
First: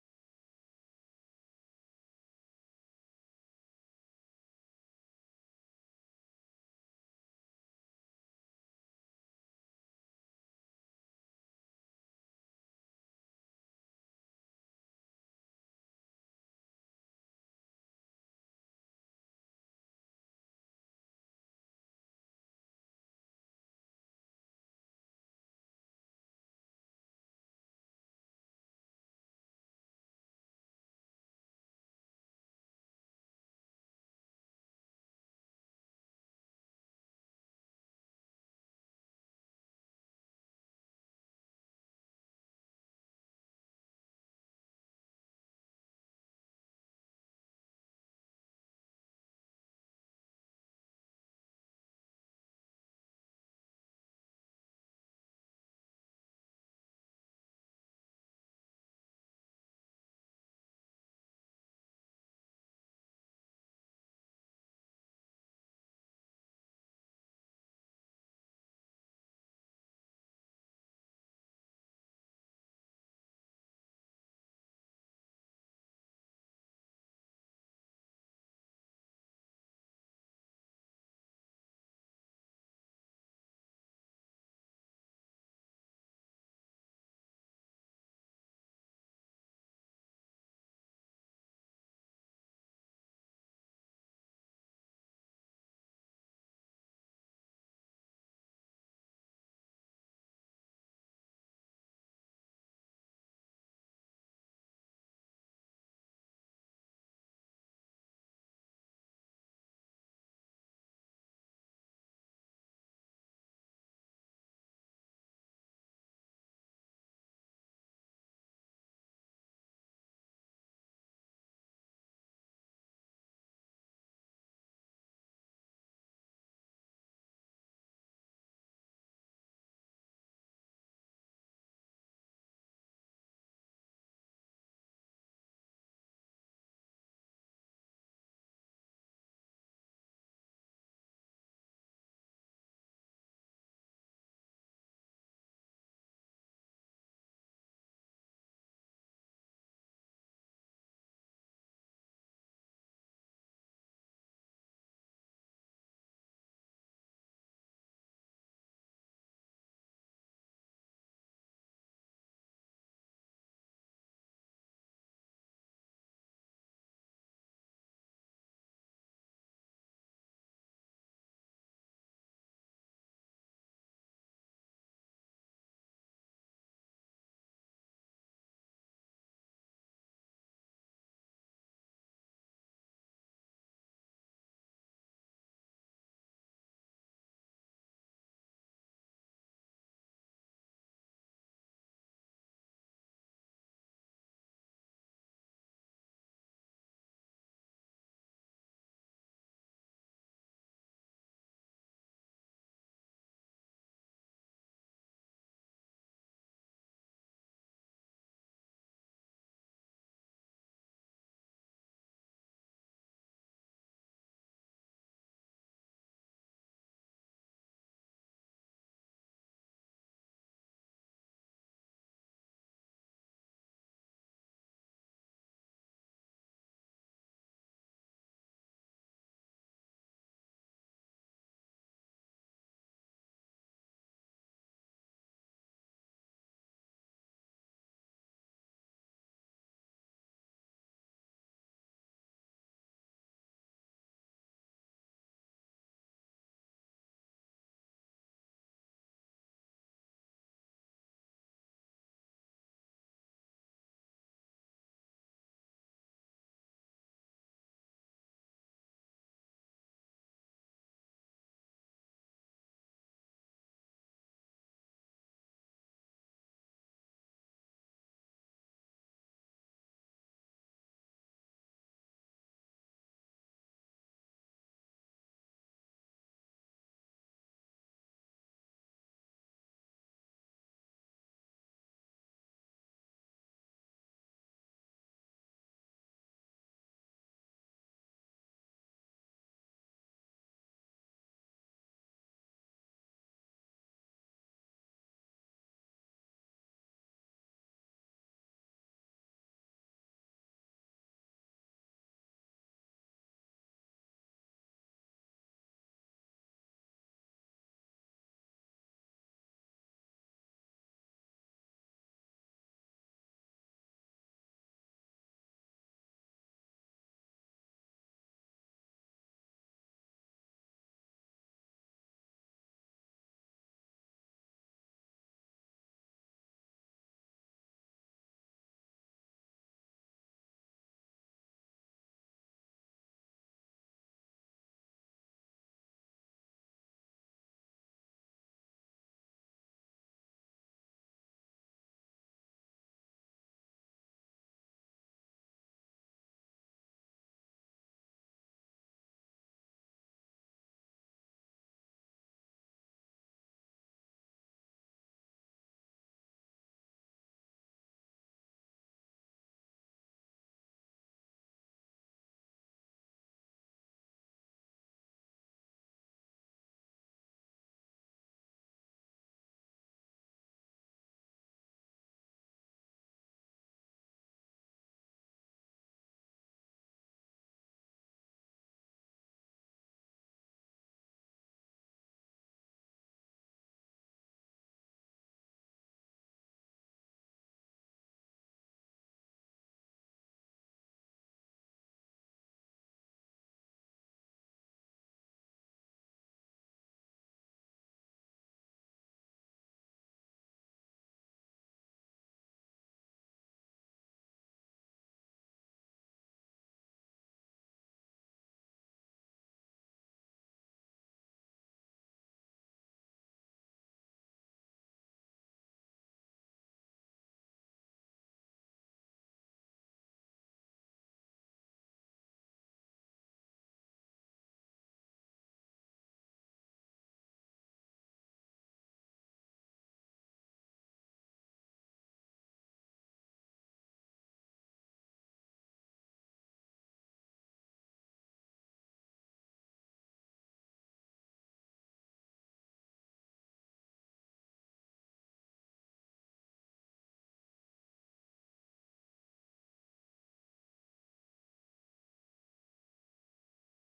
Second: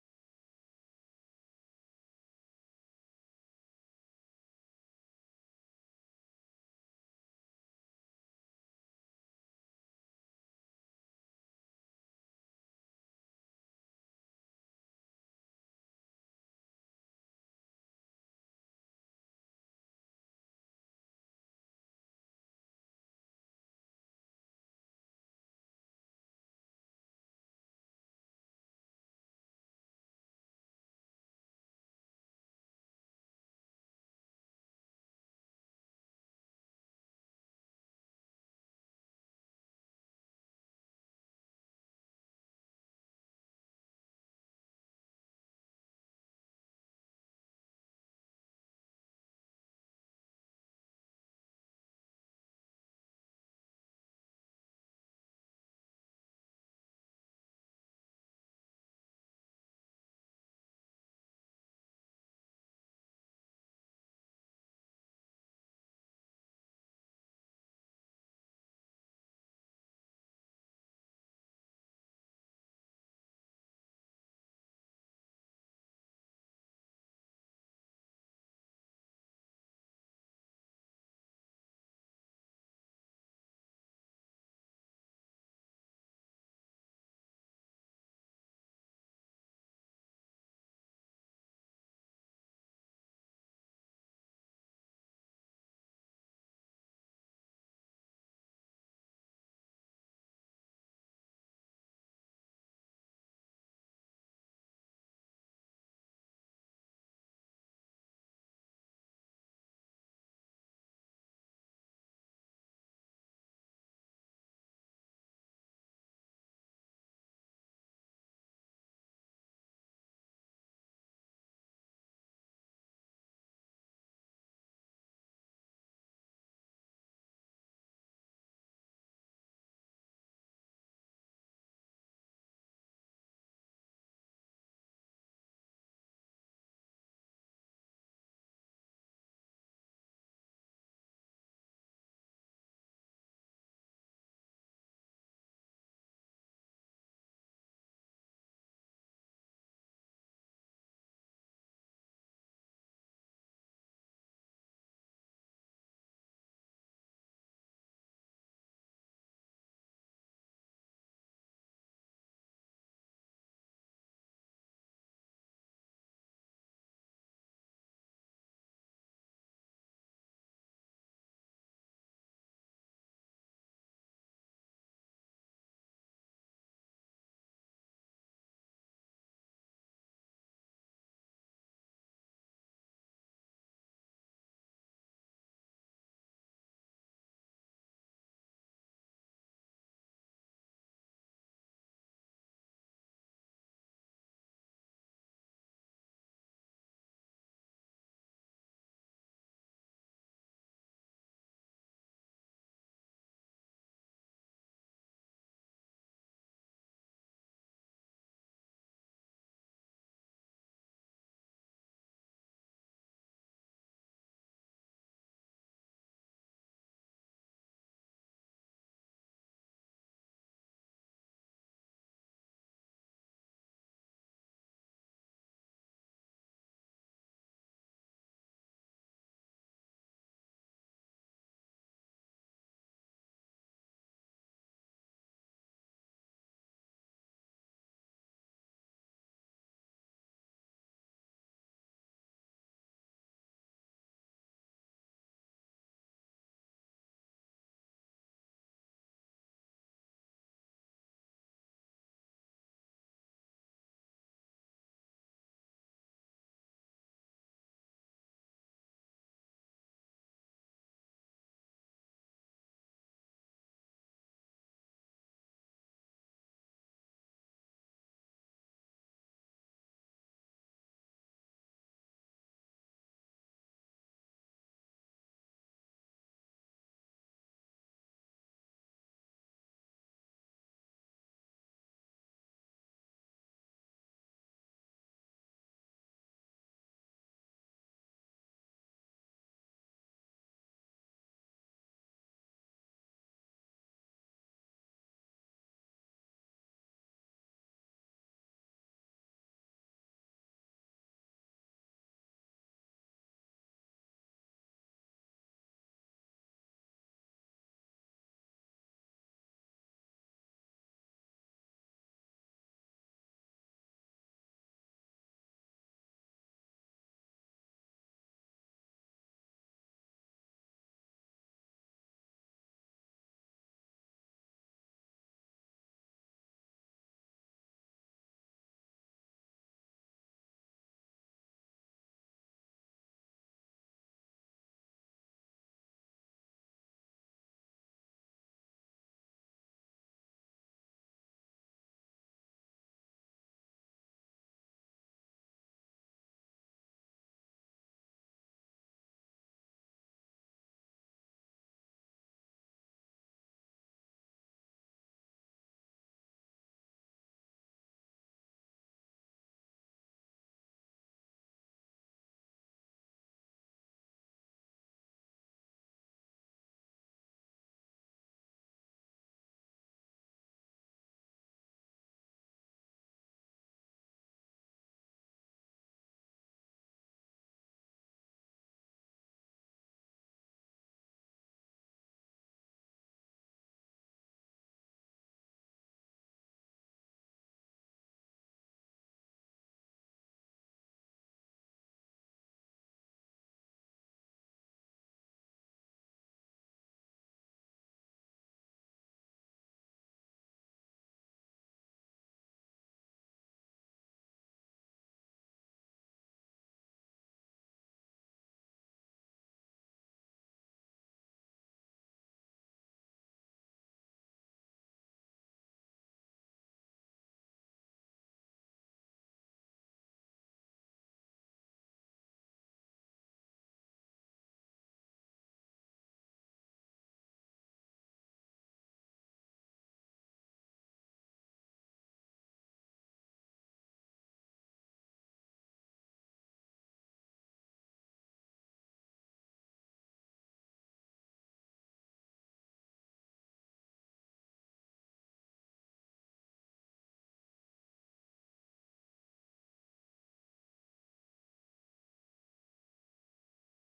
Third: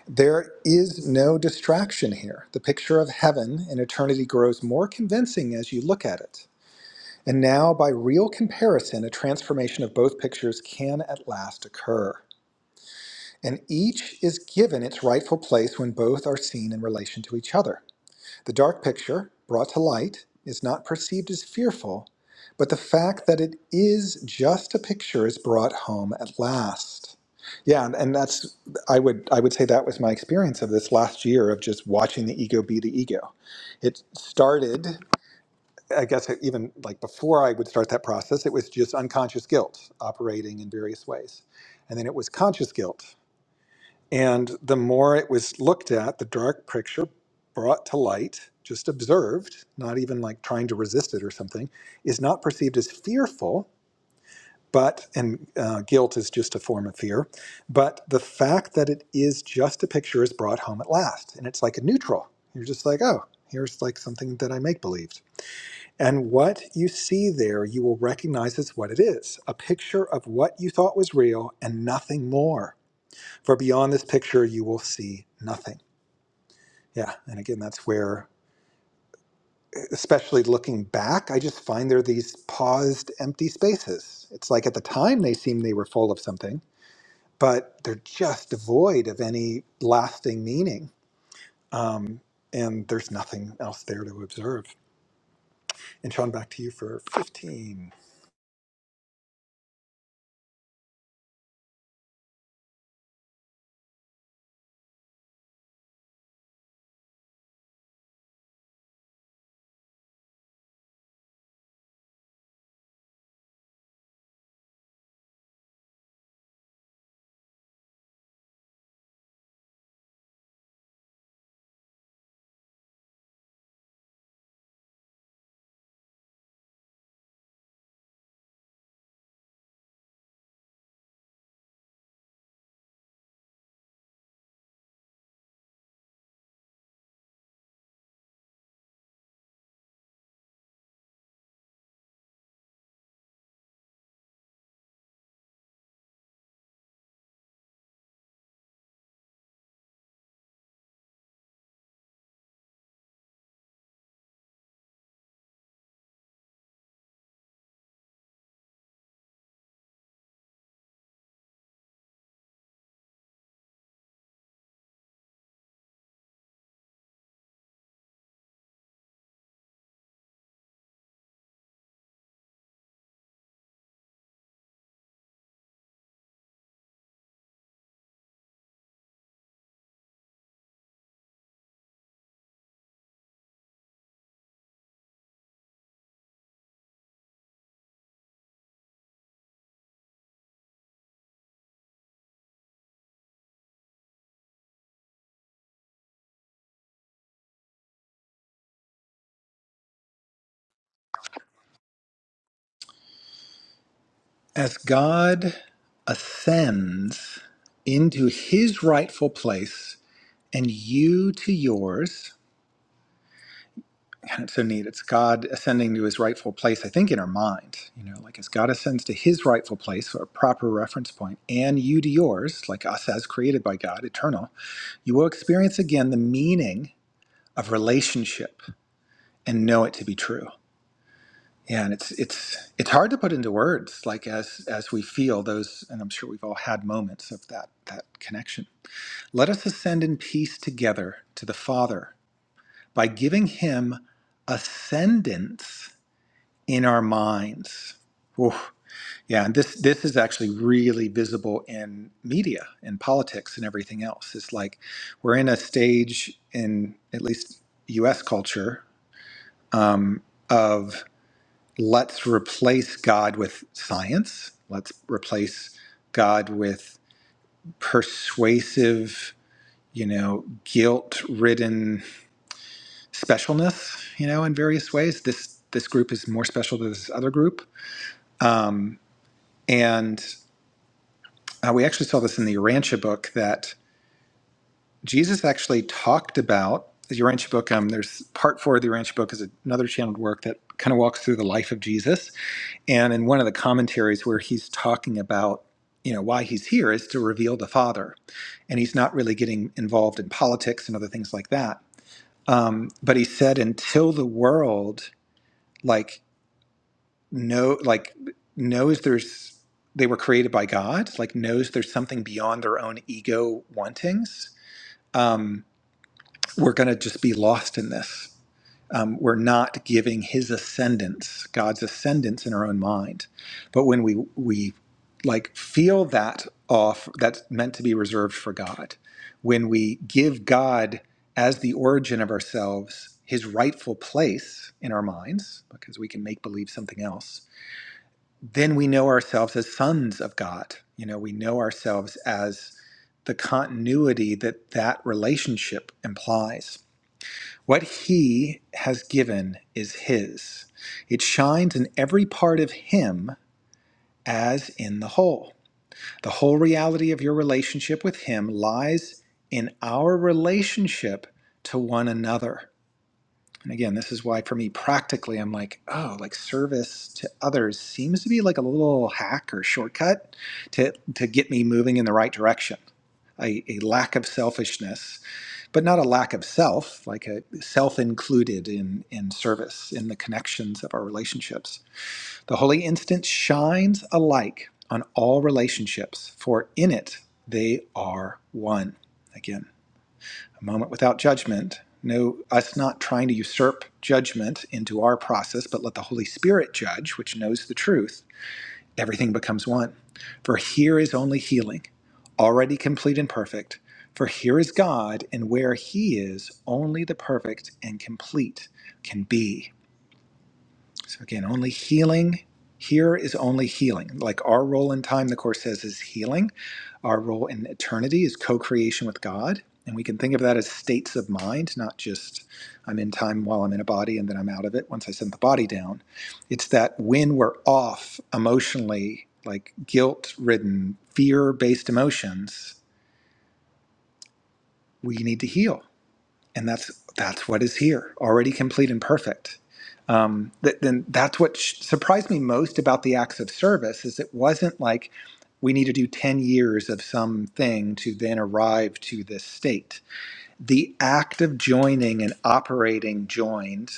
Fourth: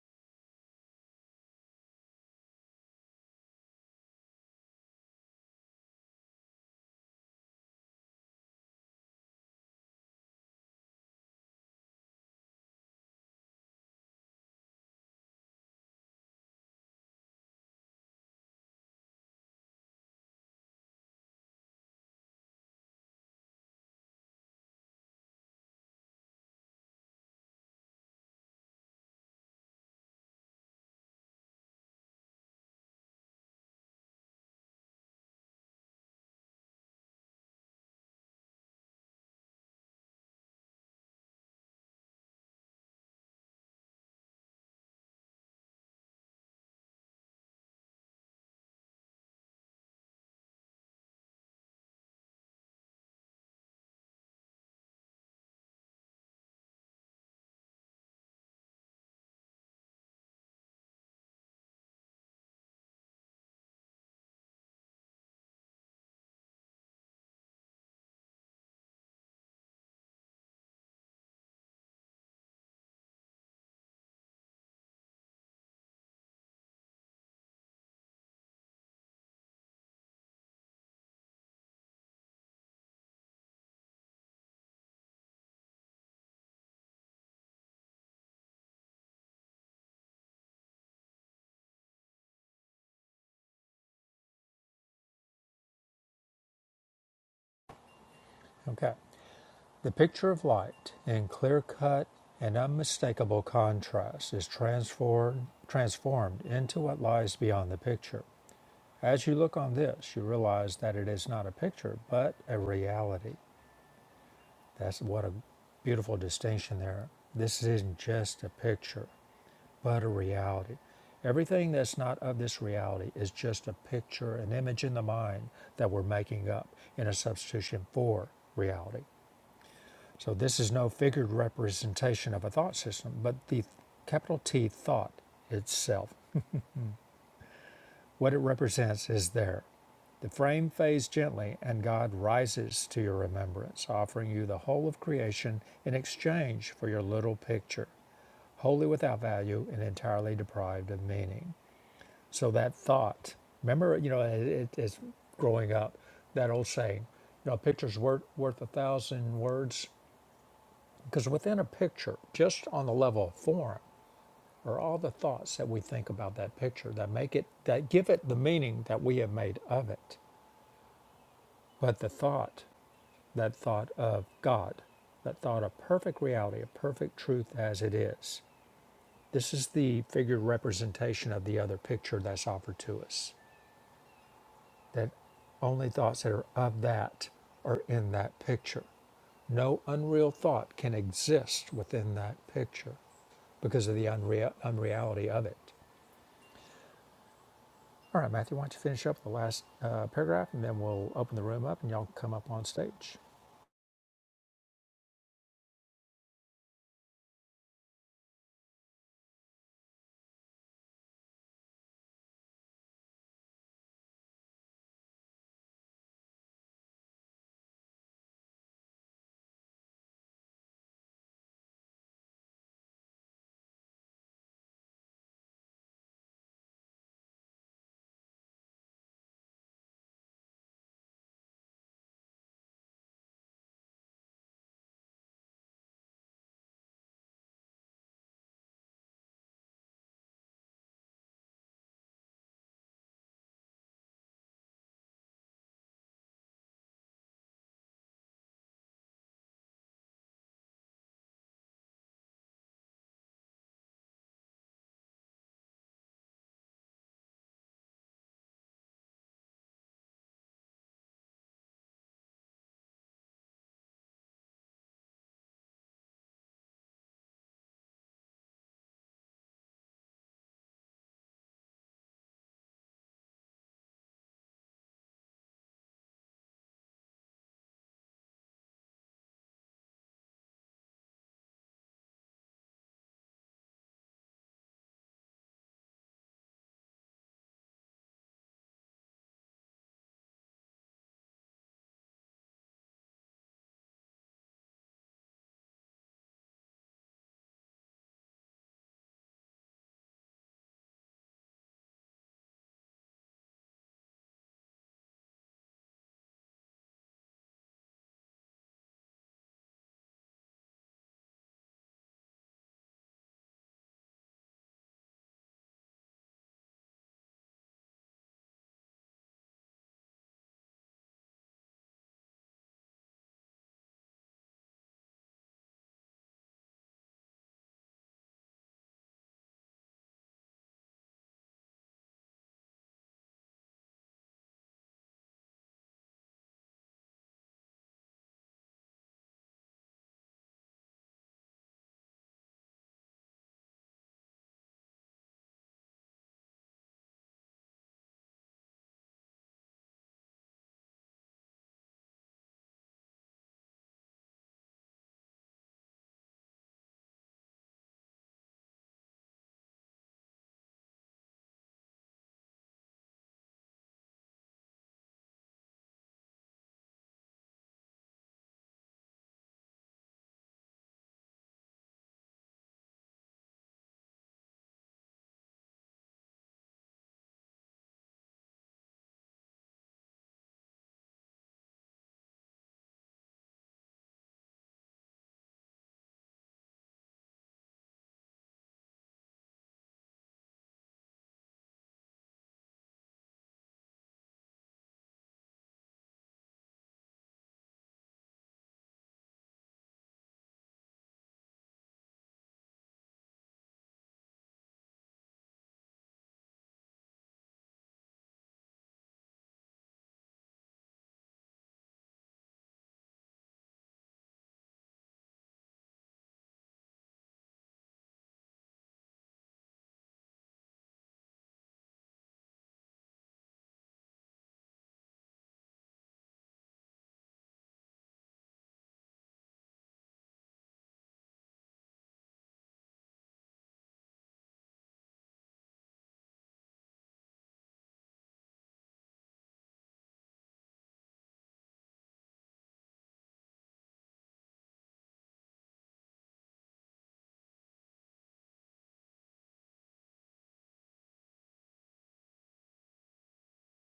Speaker 2: There is no distraction here. The picture of heaven and eternity grows more convincing as you look at it. And now, by real comparison, a transformation of both pictures can at last occur. And each is given its rightful place when both are seen in relation to each other. The dark picture, brought to light, is not perceived as fearful, but the fact that it is just a picture is brought home at last. Yeah, and, and that's I would I would say that was my experience of this last year of just watching the ego be the ego. It started, I guess, even like before I would start that process, it was just unconscious guilt operating in various ways, and then it was conscious guilt and the more it was looked at, the dark picture brought to light, just observed, not even like trying to resist it or something, is not perceived as fearful, but, and uh, guilt is just a form of fear, but the fact that it is just a picture is brought home at last. And it's like a neutral. You're just like, oh, here's like something that I make believed. And what you see there, you will recognize as what it is a picture of what you thought was real and nothing more. For beyond this picture, you will see nothing. Yeah. And again, that's where, especially looking back, I just find there are these paused, empty spaces. It's like at the time they seem they were full of something, but they're just devoid of any lasting meaning. Um, and there's nothing else there to observe. And Sean, back to you for 15.
Speaker 1: Okay. The picture of light in clear cut and unmistakable contrast is transformed transformed into what lies beyond the picture. As you look on this, you realize that it is not a picture, but a reality. That's what a beautiful distinction there. This isn't just a picture, but a reality. Everything that's not of this reality is just a picture, an image in the mind that we're making up in a substitution for reality. So this is no figured representation of a thought system, but the capital T thought itself. What it represents is there. The frame fades gently, and God rises to your remembrance, offering you the whole of creation in exchange for your little picture, wholly without value and entirely deprived of meaning. So that thought, remember, you know, it, it's growing up, that old saying, you know, a picture's worth, worth a thousand words, because within a picture, just on the level of form, are all the thoughts that we think about that picture that make it that give it the meaning that we have made of it but the thought that thought of god that thought of perfect reality of perfect truth as it is this is the figure representation of the other picture that's offered to us that only thoughts that are of that are in that picture no unreal thought can exist within that picture because of the unreal, unreality of it All right, Matthew, why don't you finish up the last uh, paragraph and then we'll open the room up and y'all come up on stage.
Speaker 2: As God ascends into his rightful place and you to yours. And it's so neat. It's God ascending to his rightful place, I think, in our mind. You know, like as God ascends to his rightful place, or a proper reference point, and you to yours, like us as created by God, eternal, you will experience again the meaning of relationship and know it to be true. Yeah, and it's it's it's hard to put into words, like as as we feel those, and I'm sure we've all had moments of that that connection. Let us ascend in peace together to the Father by giving him ascendance in our minds. Oof. Yeah, and this this is actually really visible in media and politics and everything else. It's like we're in a stage in at least U.S. culture um, of let's replace God with science. Let's replace God with persuasive, you know, guilt-ridden specialness. You know, in various ways, this this group is more special than this other group. Um, and Uh, we actually saw this in the Urantia book that Jesus actually talked about the Urantia book. Um, there's part four of the Urantia book is another channeled work that kind of walks through the life of Jesus. And in one of the commentaries where he's talking about, you know, why he's here is to reveal the Father. And he's not really getting involved in politics and other things like that. Um, but he said, until the world, like know like knows there's they were created by god like knows there's something beyond their own ego wantings um, we're going to just be lost in this um, we're not giving his ascendance god's ascendance in our own mind but when we we like feel that off that's meant to be reserved for god when we give god as the origin of ourselves his rightful place in our minds because we can make believe something else then we know ourselves as sons of God. You know, we know ourselves as the continuity that that relationship implies. What He has given is His, it shines in every part of Him as in the whole. The whole reality of your relationship with Him lies in our relationship to one another. And again, this is why for me practically I'm like, oh, like service to others seems to be like a little hack or shortcut to to get me moving in the right direction. A, a lack of selfishness, but not a lack of self, like a self included in in service, in the connections of our relationships. The holy instant shines alike on all relationships, for in it they are one. Again a moment without judgment. No, us not trying to usurp judgment into our process, but let the Holy Spirit judge, which knows the truth. Everything becomes one. For here is only healing, already complete and perfect. For here is God, and where He is, only the perfect and complete can be. So again, only healing here is only healing. Like our role in time, the Course says, is healing. Our role in eternity is co creation with God. And we can think of that as states of mind, not just I'm in time while I'm in a body and then I'm out of it once I send the body down. It's that when we're off emotionally, like guilt ridden, fear based emotions, we need to heal and that's that's what is here already complete and perfect um, that then that's what sh- surprised me most about the acts of service is it wasn't like we need to do 10 years of something to then arrive to this state the act of joining and operating joined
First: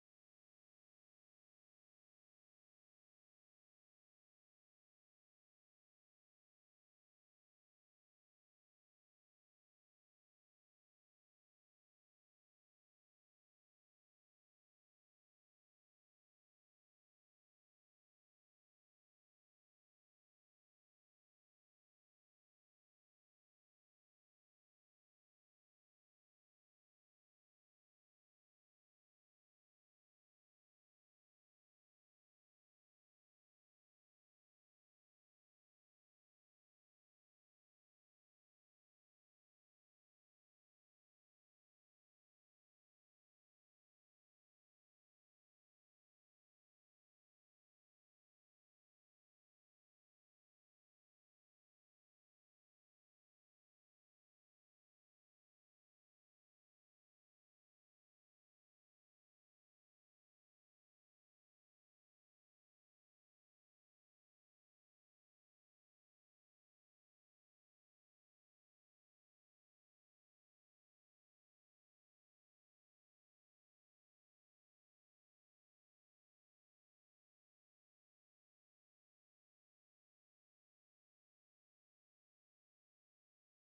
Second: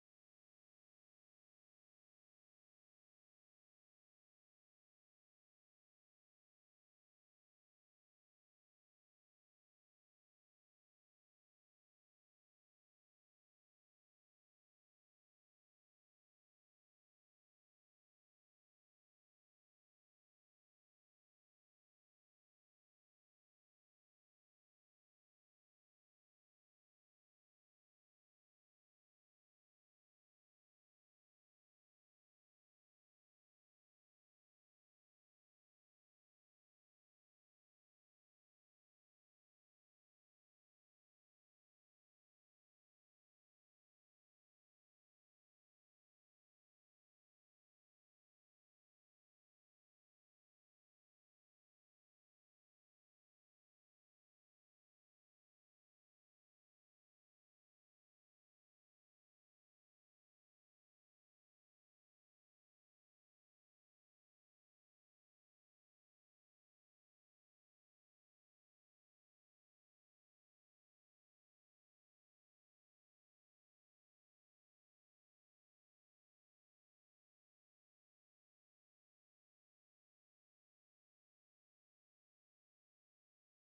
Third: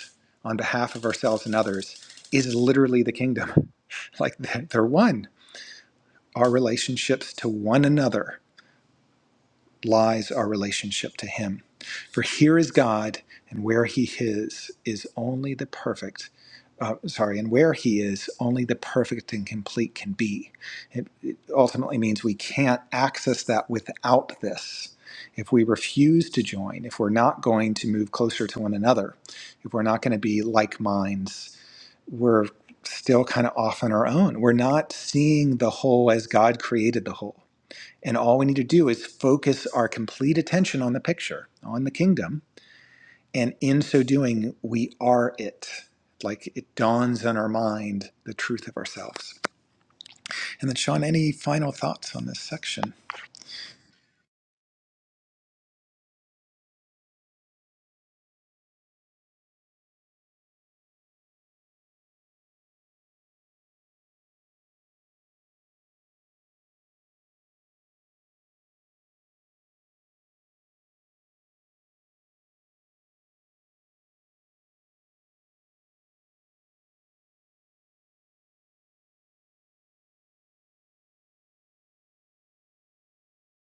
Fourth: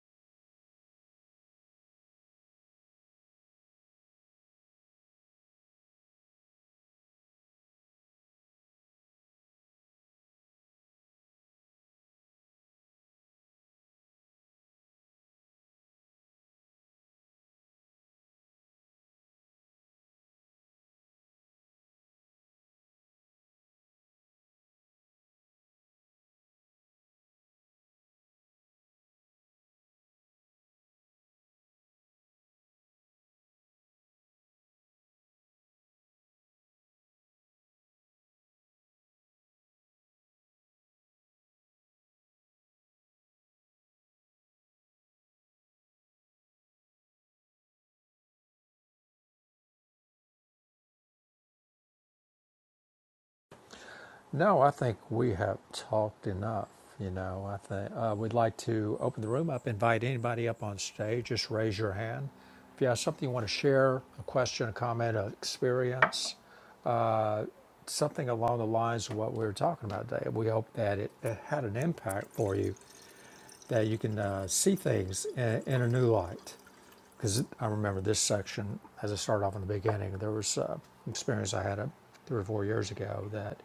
Speaker 2: on behalf of ourselves and others is literally the kingdom like they're they're one our relationships to one another lies our relationship to Him. For here is God, and where He is, is only the perfect. Uh, sorry, and where He is, only the perfect and complete can be. It, it ultimately means we can't access that without this. If we refuse to join, if we're not going to move closer to one another, if we're not going to be like minds, we're still kind of off on our own. We're not seeing the whole as God created the whole and all we need to do is focus our complete attention on the picture, on the kingdom. And in so doing, we are it. Like it dawns on our mind the truth of ourselves. And then, Sean, any final thoughts on this section?
Speaker 1: No, I think we have talked enough. You know, I think uh, we'd like to open the room up, invite anybody up on stage. Just raise your hand. If you have something you want to share, a question, a comment, an experience, uh, something along the lines of what we were talking about today. We hope that it, it had an impact for you, that you can uh, see things in, in a new light. because I remember this section as I started off in the beginning. There was uh, an experience I had uh, three or four years ago that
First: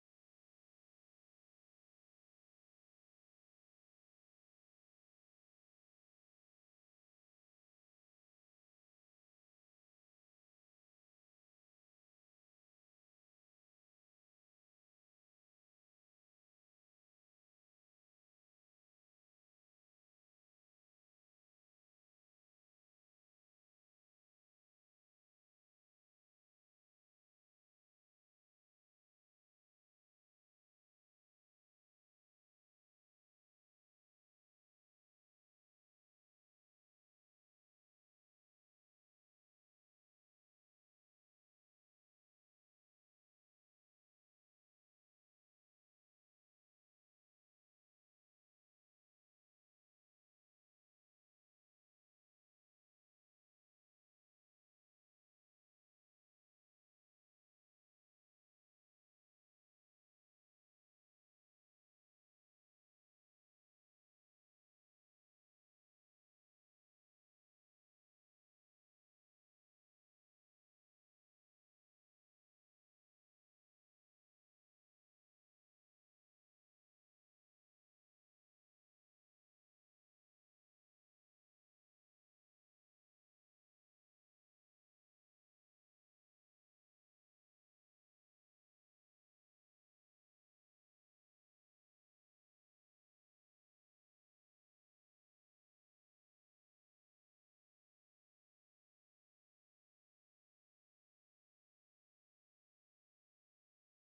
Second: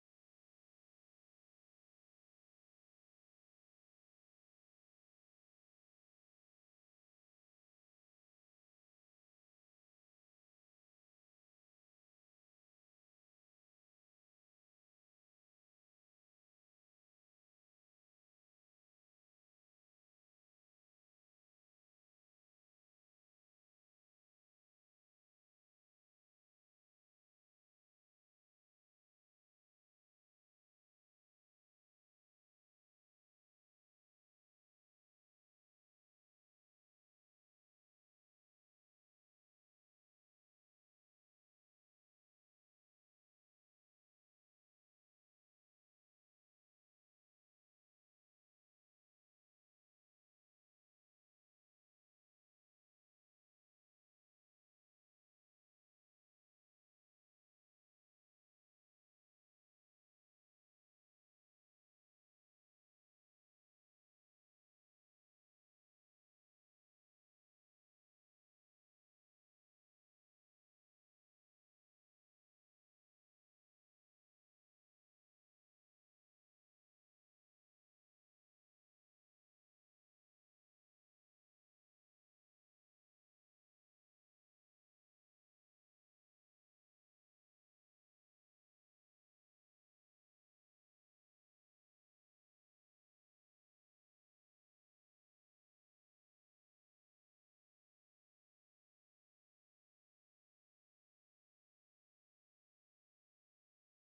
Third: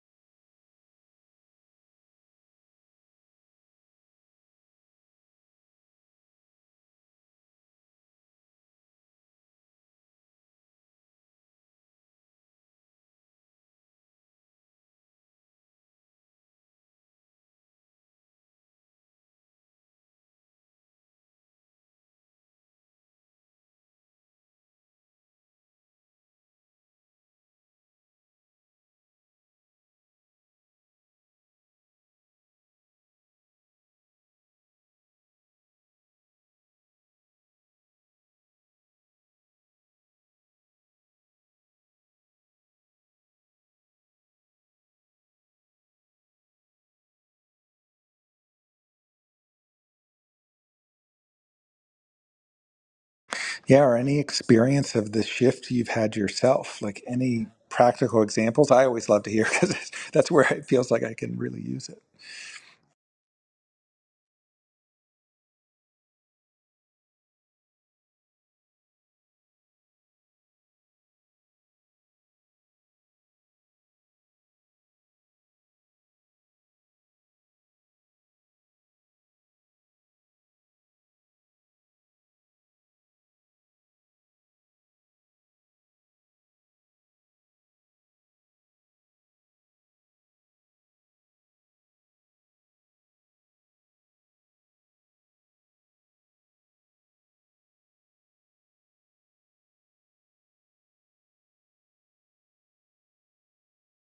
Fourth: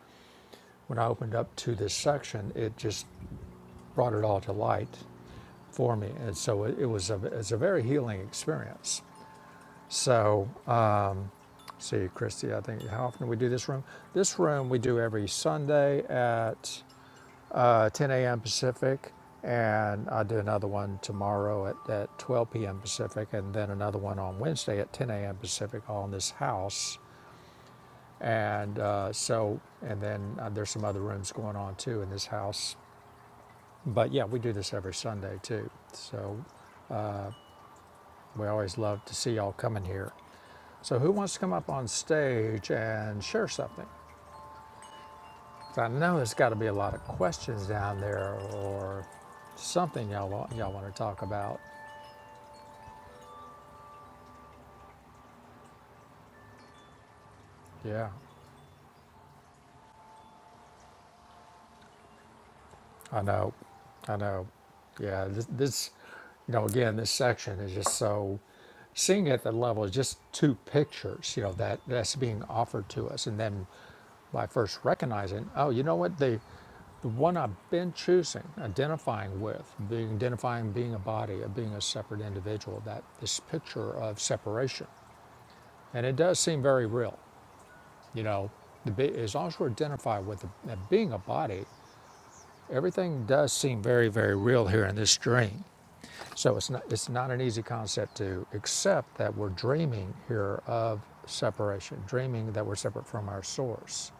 Speaker 1: when I opened up to this section, it just brought it all to light for me, and so it, it was a it's a very healing experience. So, uh, see, Christy, I think how often do we do this room? This room we do every Sunday at uh, 10 a.m. Pacific, and I do another one tomorrow at, at 12 p.m. Pacific, and then another one on Wednesday at 10 a.m. Pacific on this house. And uh, so, and then uh, there's some other rooms going on too in this house. But yeah, we do this every Sunday too. So we always love to see y'all coming here. So who wants to come up on stage and share something? 'Cause I know there's got to be a lot of questions down there or something y'all want, y'all want to talk about.
Speaker 2: Yeah, or any experience of the shift you've had yourself? Like any
Speaker 1: Yeah.
Speaker 2: practical examples? I always love to hear because that's where it feels like I can really use
Speaker 1: I know, I know. Yeah, this, this, you know, again, this section is just so seeing it at that level is just two pictures, you know, that that's being offered to us, and then by first recognizing, oh, you know what, the the one I've been choosing, identifying with, being identifying being a body, of being a separate individual, that this picture of separation, and it does seem very real, you know, the, bi- as long as we're identified with the, that being a body, Everything does seem very, very real here in this dream. So it's not, it's not an easy concept to accept that we're dreaming here of separation, dreaming that we're separate from our source.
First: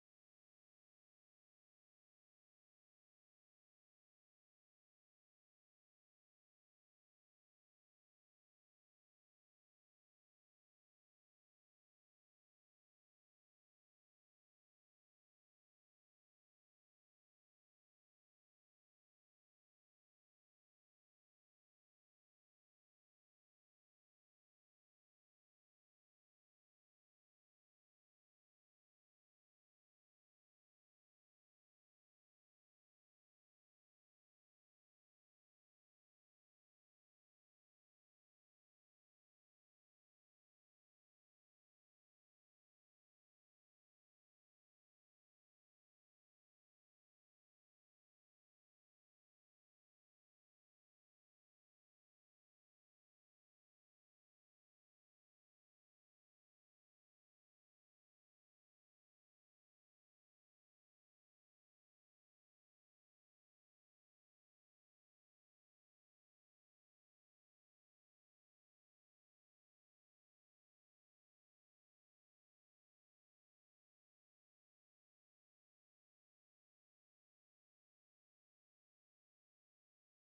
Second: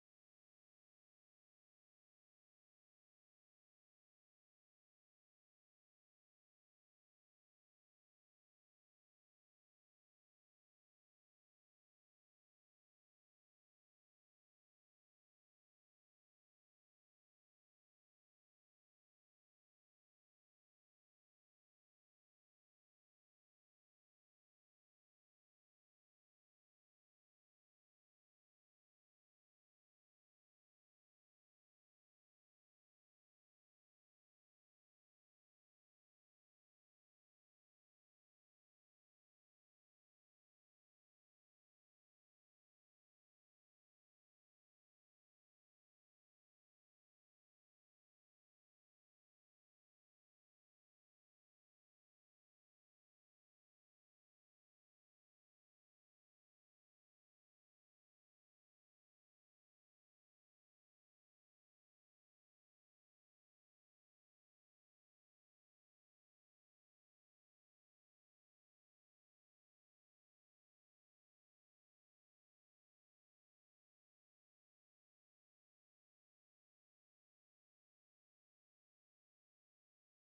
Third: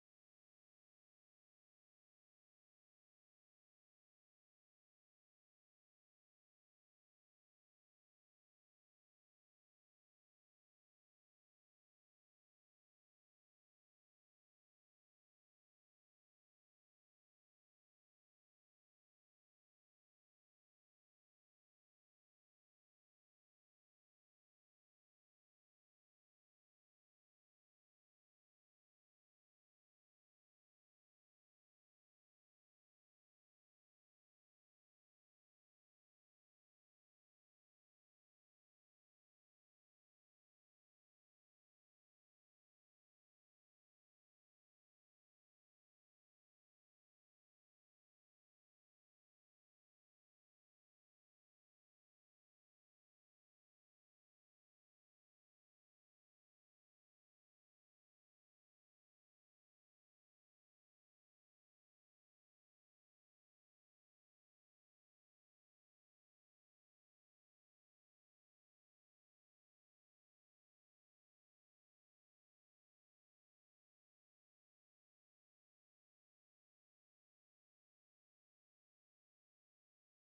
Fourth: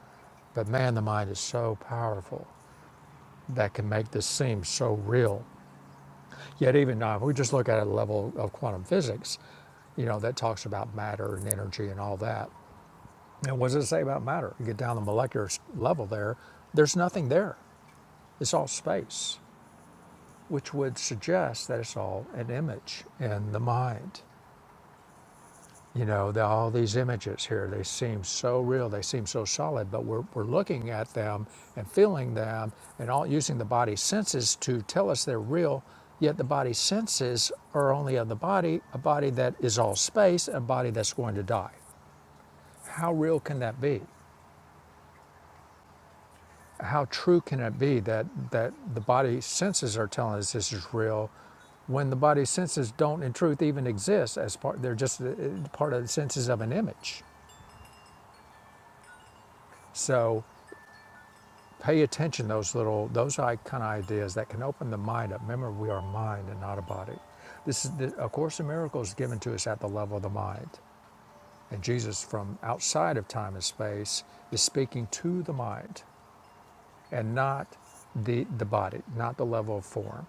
Speaker 1: But man, the mind is so powerful that can make this seem so real. Yet even now, if we just look at a level of quantum physics, you know, that talks about matter and energy and all that. And what does it say about matter? You get down the molecular level there, there's nothing there. It's all space. which would suggest that it's all an image in the mind. You know, the, all these images here, they seem so real, they seem so solid, but we're, we're looking at them and feeling them and all using the body's senses to tell us they're real, yet the body's senses are only of the body, a body that is all space, a body that's going to die. How real can that be? How true can it be that, that the body senses are telling us this is real when the body senses don't in truth even exist as part they're just uh, part of the senses of an image. So pay attention to those little those i- kind of ideas that can open the mind up. Remember we are mind and not a body. This is the, of course a miracles is given to us at the level of the mind. And Jesus from outside of time and space is speaking to the mind and not the the body, not the level of form.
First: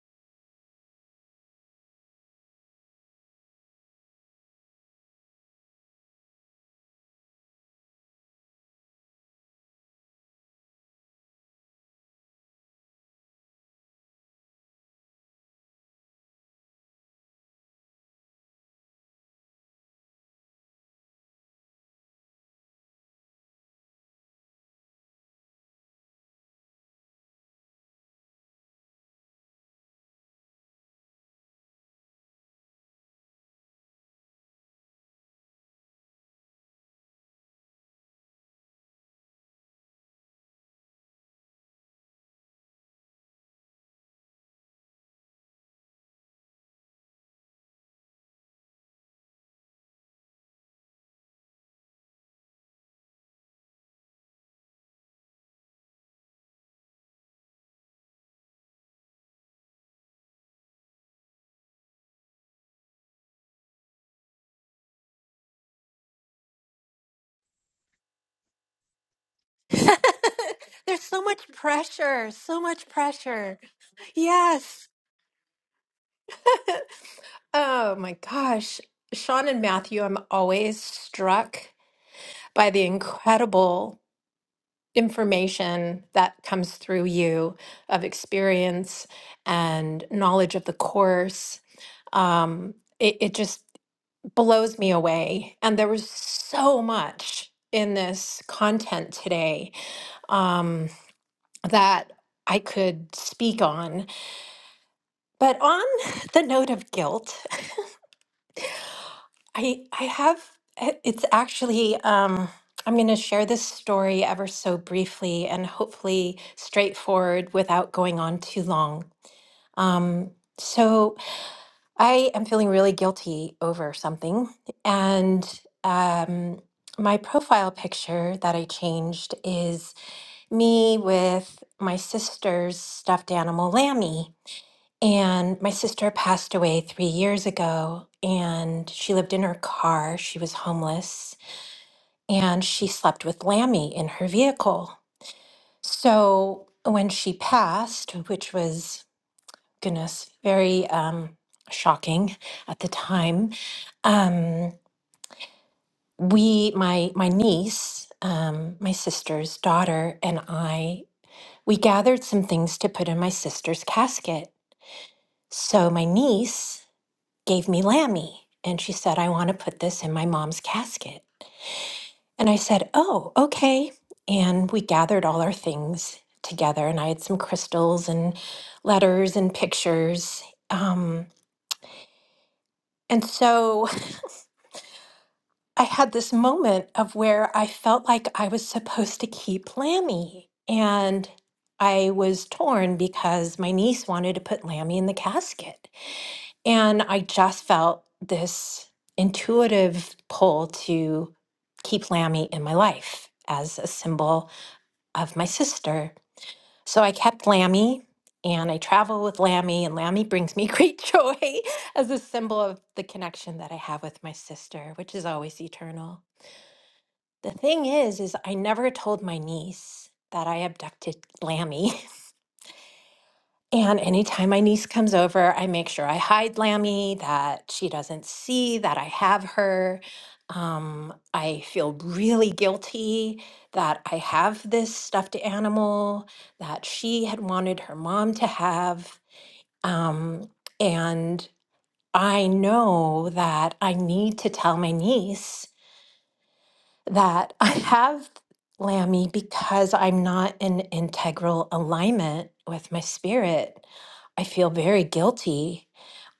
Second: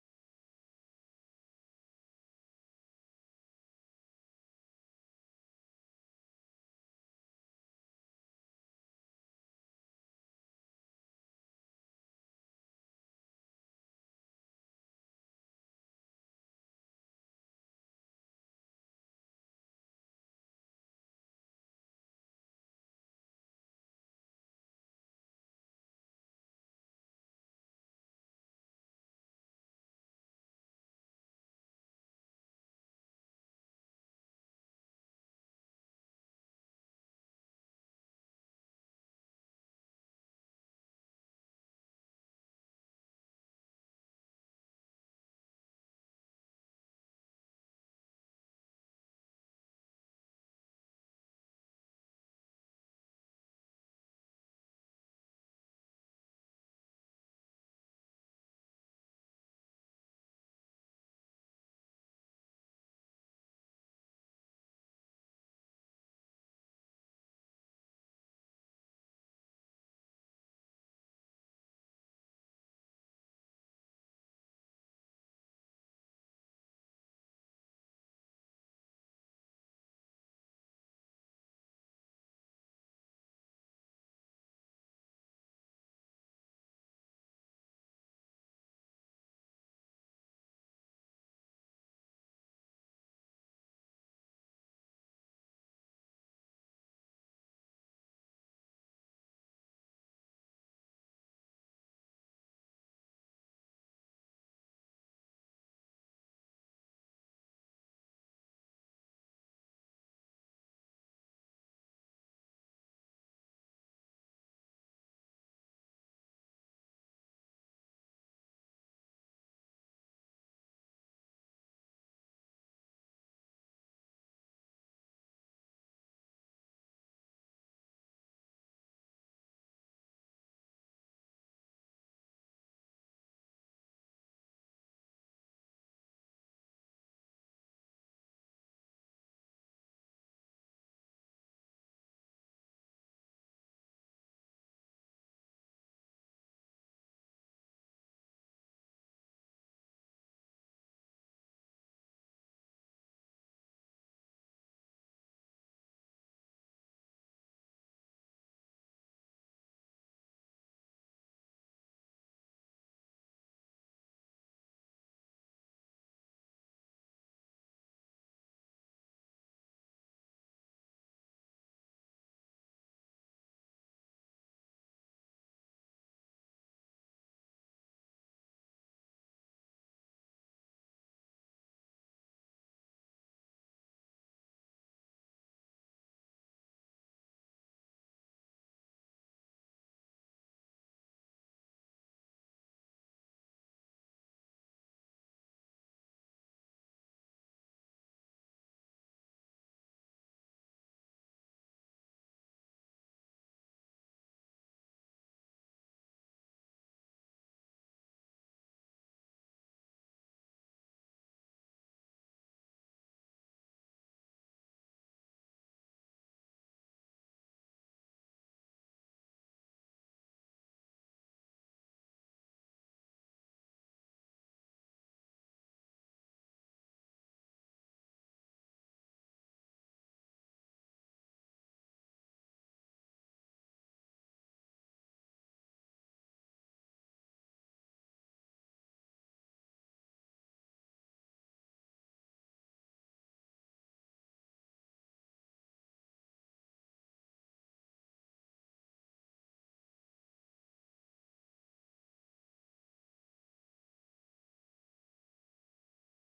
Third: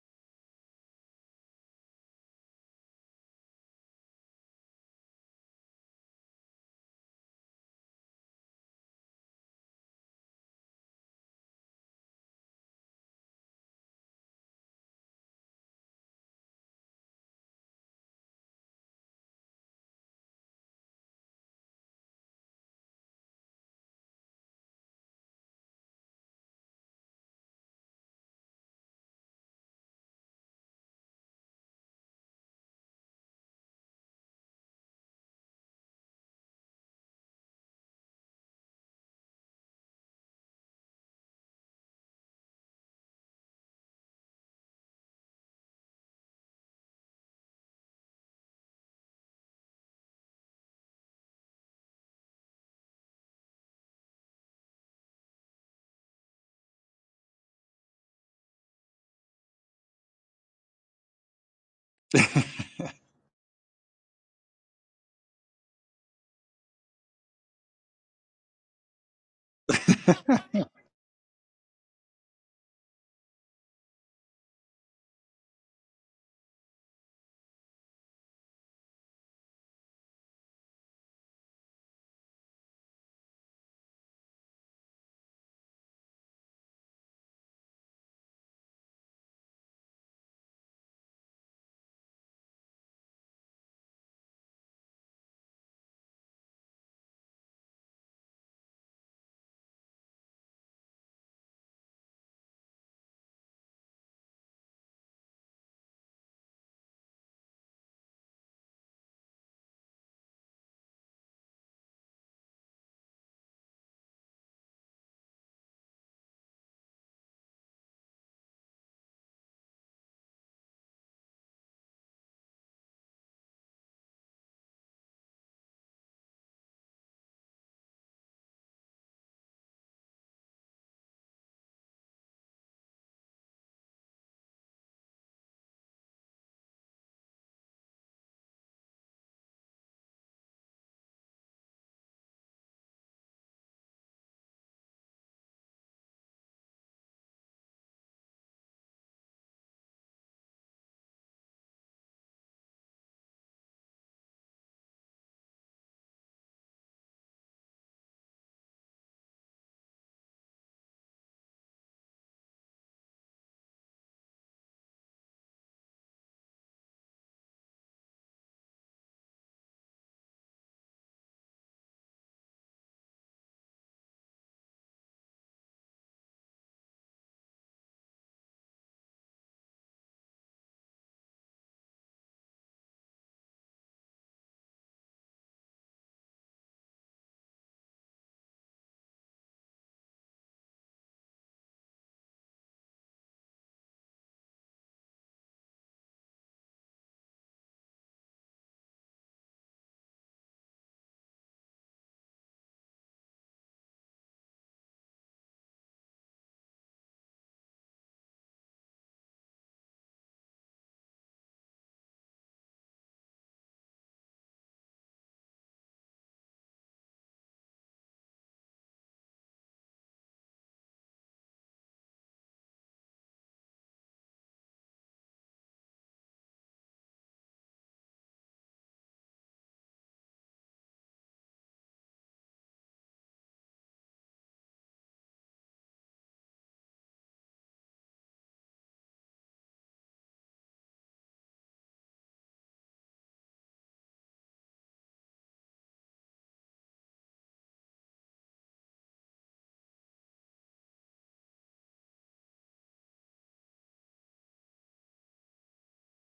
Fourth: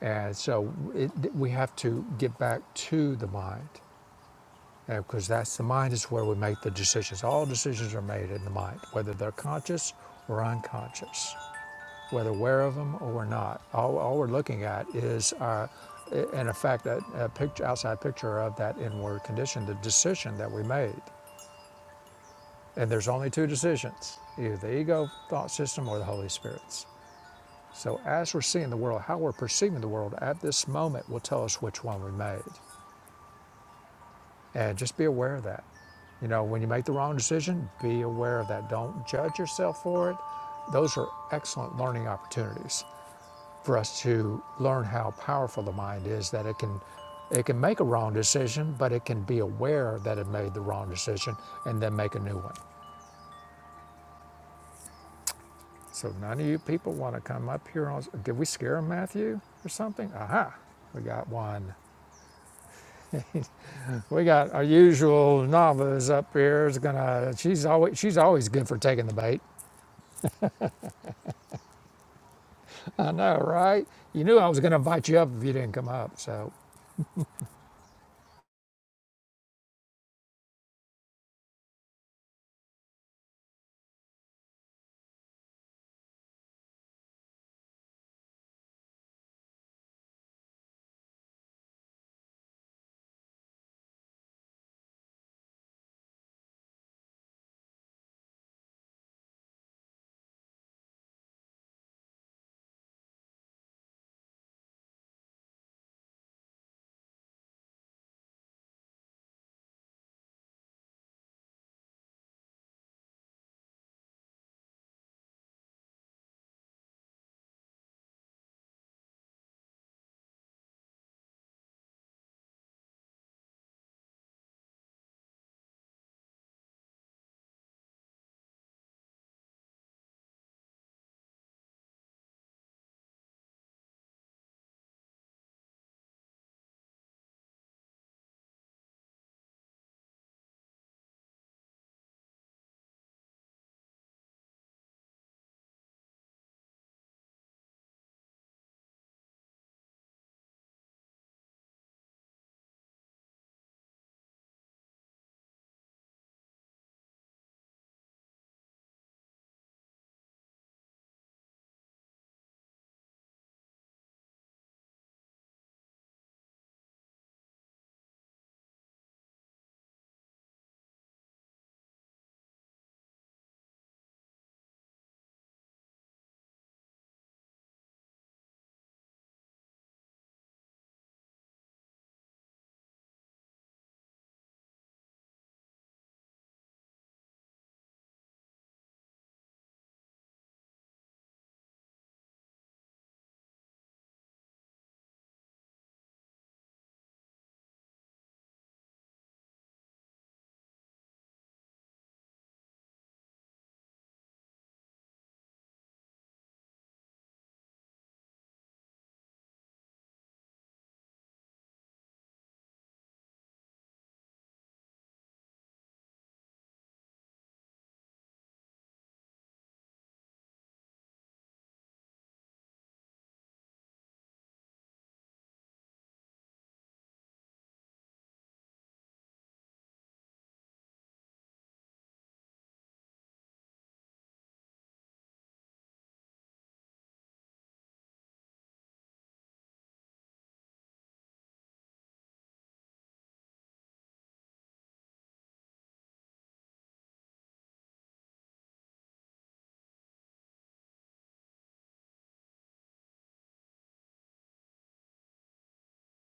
Speaker 1: And so it, we have to get back to the mind because that's the mind is where we make the decisions. All decisions are made in the mind, whether they're conscious or unconscious, whether aware of them or we're not. All, all we're looking at is our, in effect, a, a picture, outside picture of that inward condition, the decision that we made. And there's only two decisions, either the ego thought system or the Holy Spirit's. So as we're seeing the world, how we're perceiving the world at this moment will tell us which one we made. And just be aware of that. You know, when you make the wrong decision, be aware of that. Don't judge yourself for it. Those are excellent learning opportunities for us to learn how powerful the mind is that it can it can make a wrong decision, but it can be aware that it made the wrong decision and then make a new one. So none of you people want to come up here on did we scare them, Matthew or something? Aha. We got one.
Speaker 2: it.
Speaker 1: We got our usual novice up here is gonna she's always she's always good for taking the bait.
Speaker 3: There's so much pressure, so much
Speaker 1: I know,
Speaker 3: pressure.
Speaker 1: right? You knew I was going to
Speaker 3: Yes.
Speaker 1: invite you up if you didn't come up. So,
Speaker 3: Oh my gosh. Sean and Matthew, I'm always struck by the incredible information that comes through you of experience and knowledge of the course. Um, it, it just blows me away. And there was so much in this content today. Um, that I could speak on. But on the note of guilt, I I have eh, it's actually um, I'm going to share this story ever so briefly and hopefully straightforward without going on too long. Um, so I am feeling really guilty over something, and um, my profile picture that I changed is me with my sister's stuffed animal, Lammy. And my sister passed away three years ago, and she lived in her car. She was homeless, and she slept with Lammy in her vehicle. So when she passed, which was, goodness, very um, shocking at the time, um, we, my my niece, um, my sister's daughter, and I, we gathered some things to put in my sister's casket. So my niece gave me Lammy. And she said, I want to put this in my mom's casket. And I said, Oh, okay. And we gathered all our things together, and I had some crystals and letters and pictures. Um, and so I had this moment of where I felt like I was supposed to keep Lammy. And I was torn because my niece wanted to put Lammy in the casket. And I just felt this intuitive pull to keep Lammy in my life as a symbol of my sister. So I kept Lammy and I travel with Lammy, and Lammy brings me great joy as a symbol of the connection that I have with my sister, which is always eternal. The thing is, is I never told my niece that I abducted Lammy. And anytime my niece comes over, I make sure I hide Lammy, that she doesn't see that I have her. Um, I feel really guilty that I have this stuffed animal that she had wanted her mom to have. Um, and I know that I need to tell my niece that I have Lammy because I'm not in integral alignment with my spirit. I feel very guilty.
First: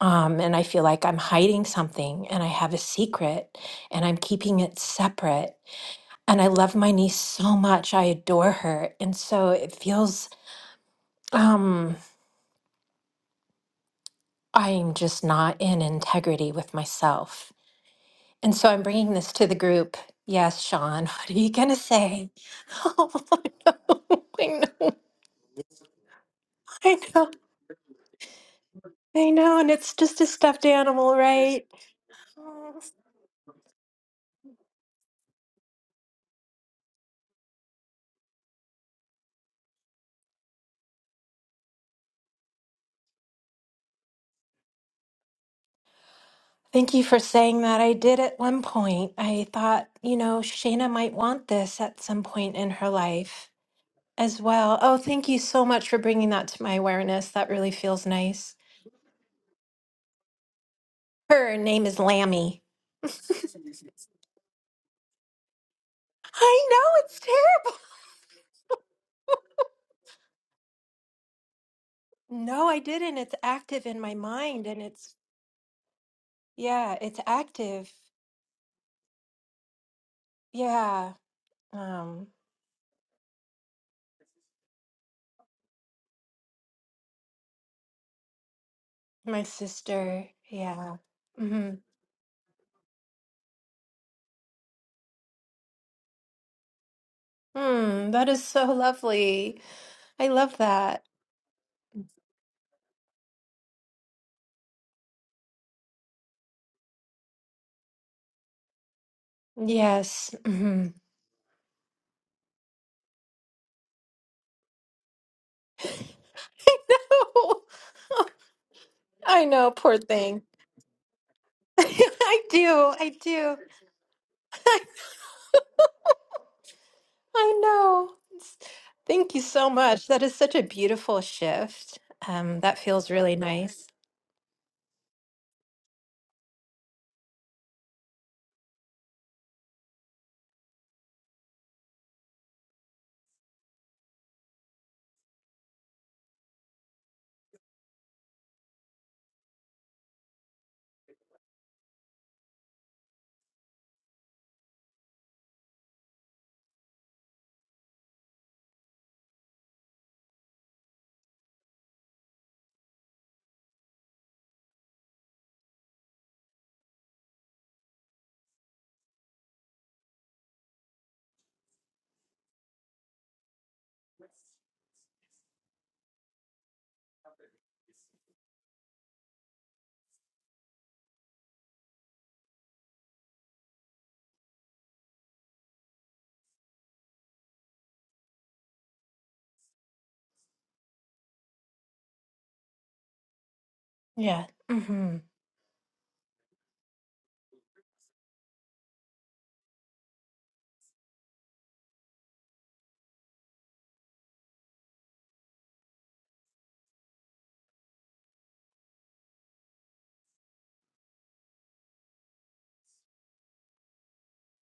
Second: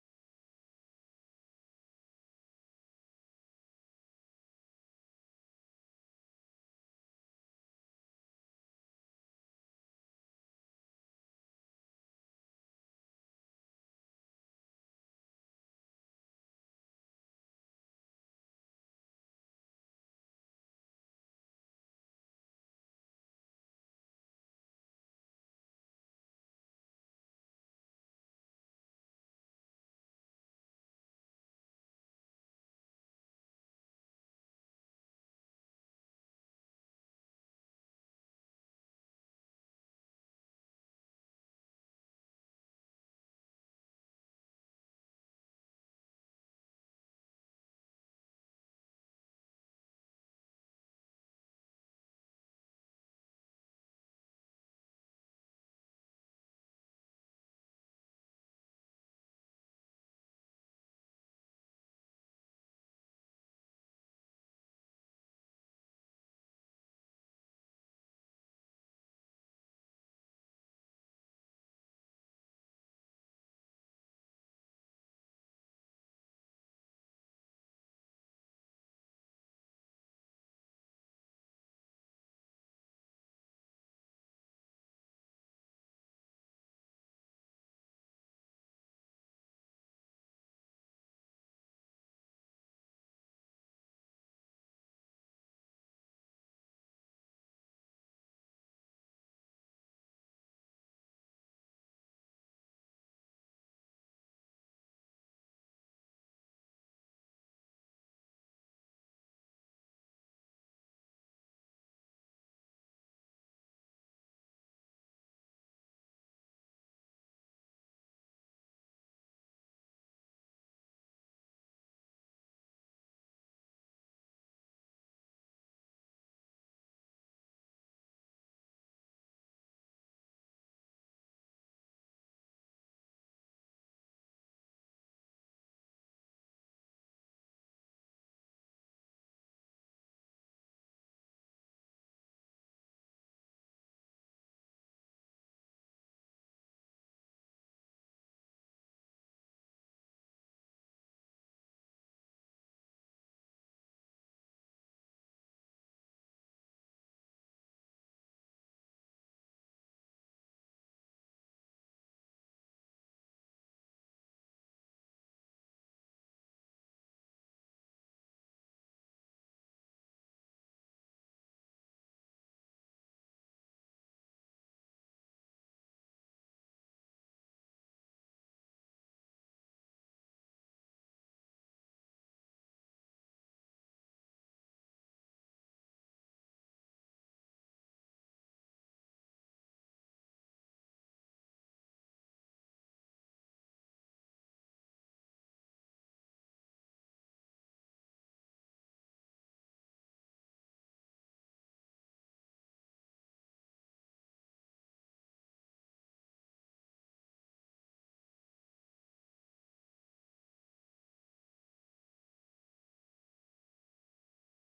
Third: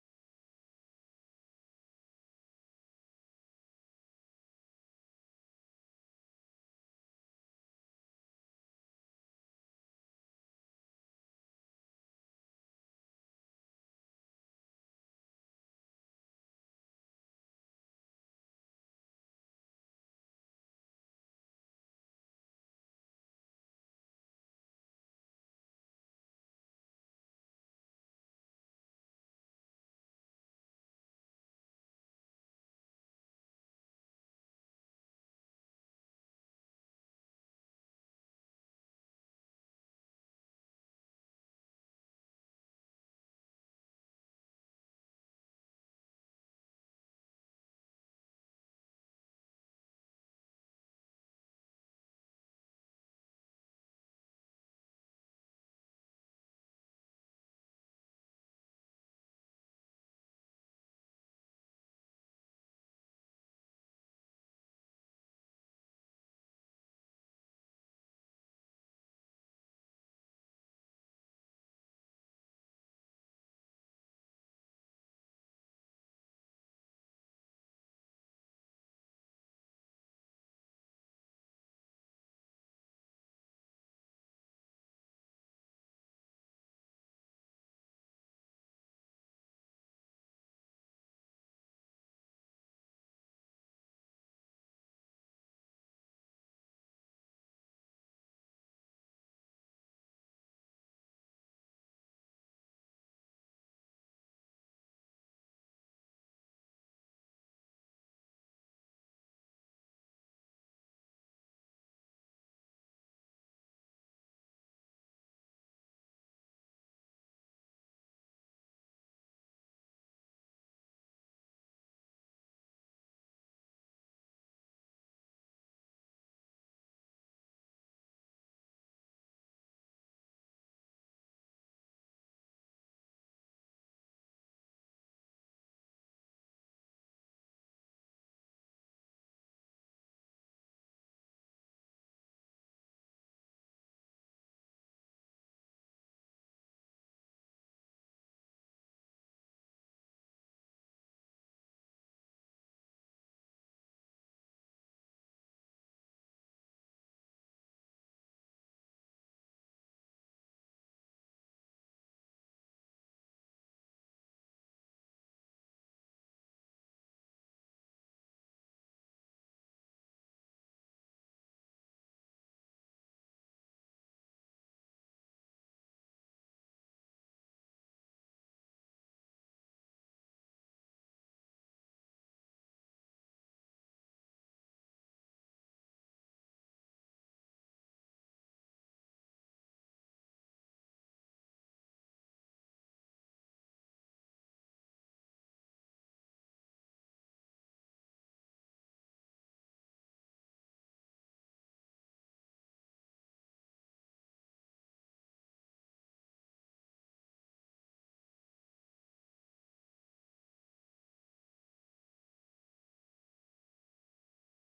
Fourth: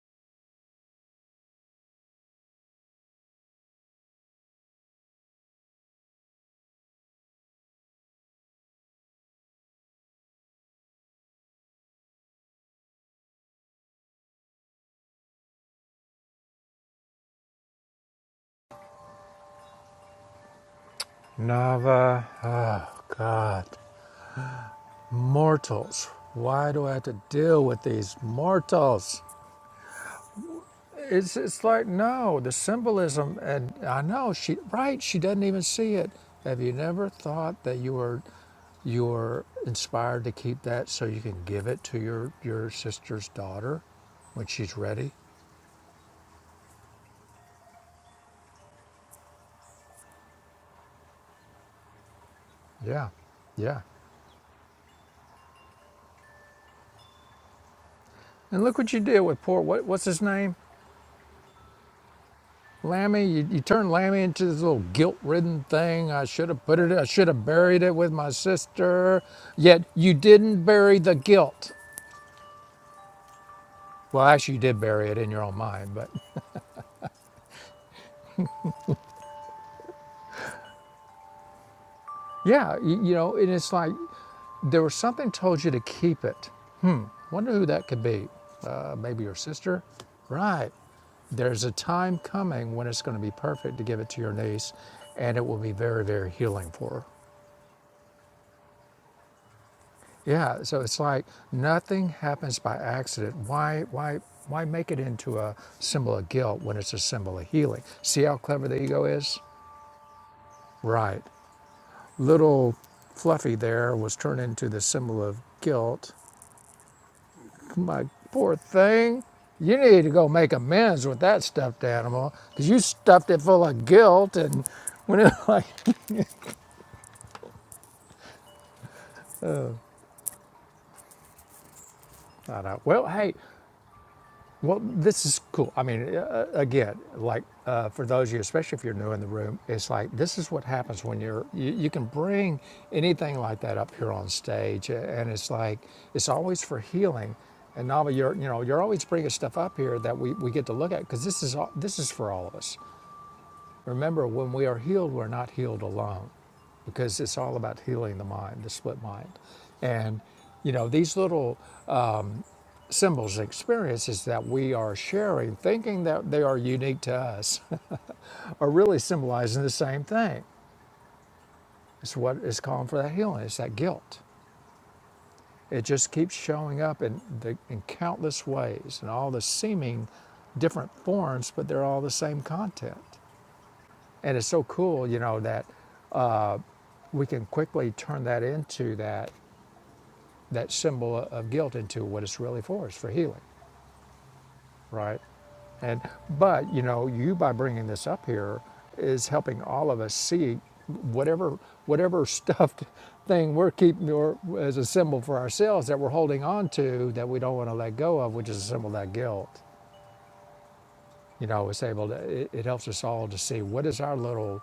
Speaker 3: Um, and I feel like I'm hiding something and I have a secret and I'm keeping it separate. And I love my niece so much. I adore her. And so it feels um, I'm just not in integrity with myself. And so I'm bringing this to the group. Yes, Sean, what are you going to
Speaker 1: Nava,
Speaker 3: say?
Speaker 1: oh
Speaker 3: Oh,
Speaker 1: God,
Speaker 3: I know,
Speaker 1: mortals. Why do I
Speaker 3: I know, I
Speaker 1: have to
Speaker 3: know,
Speaker 1: deal with these mortals?
Speaker 3: I know. And it's just a stuffed animal,
Speaker 1: It's
Speaker 3: right?
Speaker 1: it's like no, the symbolism, and I know she right. She doesn't even see it. Have you never thought that you were you were inspired to keep that so you can give it to your your sister's daughter when she's ready?
Speaker 3: Thank you for saying that. I did at one point. I thought, you know, Shayna might want this at some point in her
Speaker 1: Yeah,
Speaker 3: life
Speaker 1: yeah.
Speaker 3: as well. Oh, thank you so much for bringing that to my awareness. That really feels nice.
Speaker 1: And look what you did with poor what what's his name?
Speaker 3: Her name is Lammy. I
Speaker 1: Lammy, you, you turned Lammy into this little guilt-ridden thing. I should have put it.
Speaker 3: know,
Speaker 1: I
Speaker 3: it's
Speaker 1: should have
Speaker 3: terrible.
Speaker 1: buried it with my sister. Yet you didn't bury the guilt.
Speaker 3: No, I didn't. It's active in my
Speaker 1: Well, actually, you
Speaker 3: mind
Speaker 1: did
Speaker 3: and
Speaker 1: bury
Speaker 3: it's
Speaker 1: it in your own mind. But
Speaker 3: yeah, it's active. Yeah. Um
Speaker 1: yeah, you, you know, and it's like there was something told you to keep it. Wonder who that could be. Uh, maybe your
Speaker 3: my
Speaker 1: sister,
Speaker 3: sister.
Speaker 1: right?
Speaker 3: Yeah.
Speaker 1: There's a
Speaker 3: Mm-hmm.
Speaker 1: time coming when it's going to be perfect to give it to your niece, and it will be very, very healing for her.
Speaker 3: Mm, that is so lovely. I love
Speaker 1: Yeah, so it's
Speaker 3: that.
Speaker 1: like nothing happens by accident. Why, why, why make it into a symbol of guilt when it's a symbol of healing? See how clever the ego is?
Speaker 3: Yes. Mm-hmm.
Speaker 1: Right. Little Fluffy there was turned into the symbol of guilt.
Speaker 3: I know.
Speaker 1: My poor thing.
Speaker 3: I know,
Speaker 1: You
Speaker 3: poor
Speaker 1: need to go
Speaker 3: thing.
Speaker 1: make amends with that stuffed animal
Speaker 3: I
Speaker 1: because you
Speaker 3: do. I
Speaker 1: stuffed it
Speaker 3: do.
Speaker 1: full of guilt and
Speaker 3: I,
Speaker 1: when it like,
Speaker 3: know. It's- thank you so much. That is such a beautiful shift. Um,
Speaker 1: I
Speaker 3: that
Speaker 1: thought, well,
Speaker 3: feels
Speaker 1: hey,
Speaker 3: really nice.
Speaker 1: Well, this is cool. I mean, uh, uh, again, like uh, for those of you, especially if you're new in the room, it's like this is what happens when you're, you, you can bring anything like that up here on stage. And it's like, it's always for healing. And Nava, you're, you know, you're always bringing stuff up here that we, we get to look at because this is, all, this is for all of us. Remember, when we are healed, we're not healed alone because it's all about healing the mind, the split mind. And, you know, these little symbols and experiences that we are sharing, thinking that they are unique to us, are really symbolizing the same thing. It's what is calling for that healing. It's that guilt. It just keeps showing up in, the, in countless ways and all the seeming different forms, but they're all the same content. And it's so cool, you know, that uh, we can quickly turn that into that that symbol of guilt into what it's really for is for healing
Speaker 3: Yeah. Mm-hmm.
Speaker 1: Right. And but you know, you by bringing this up here is helping all of us see whatever whatever stuffed thing we're keeping or as a symbol for ourselves that we're holding on to that we don't want to let go of, which is a symbol of that guilt. You know, it's able to it, it helps us all to see what is our little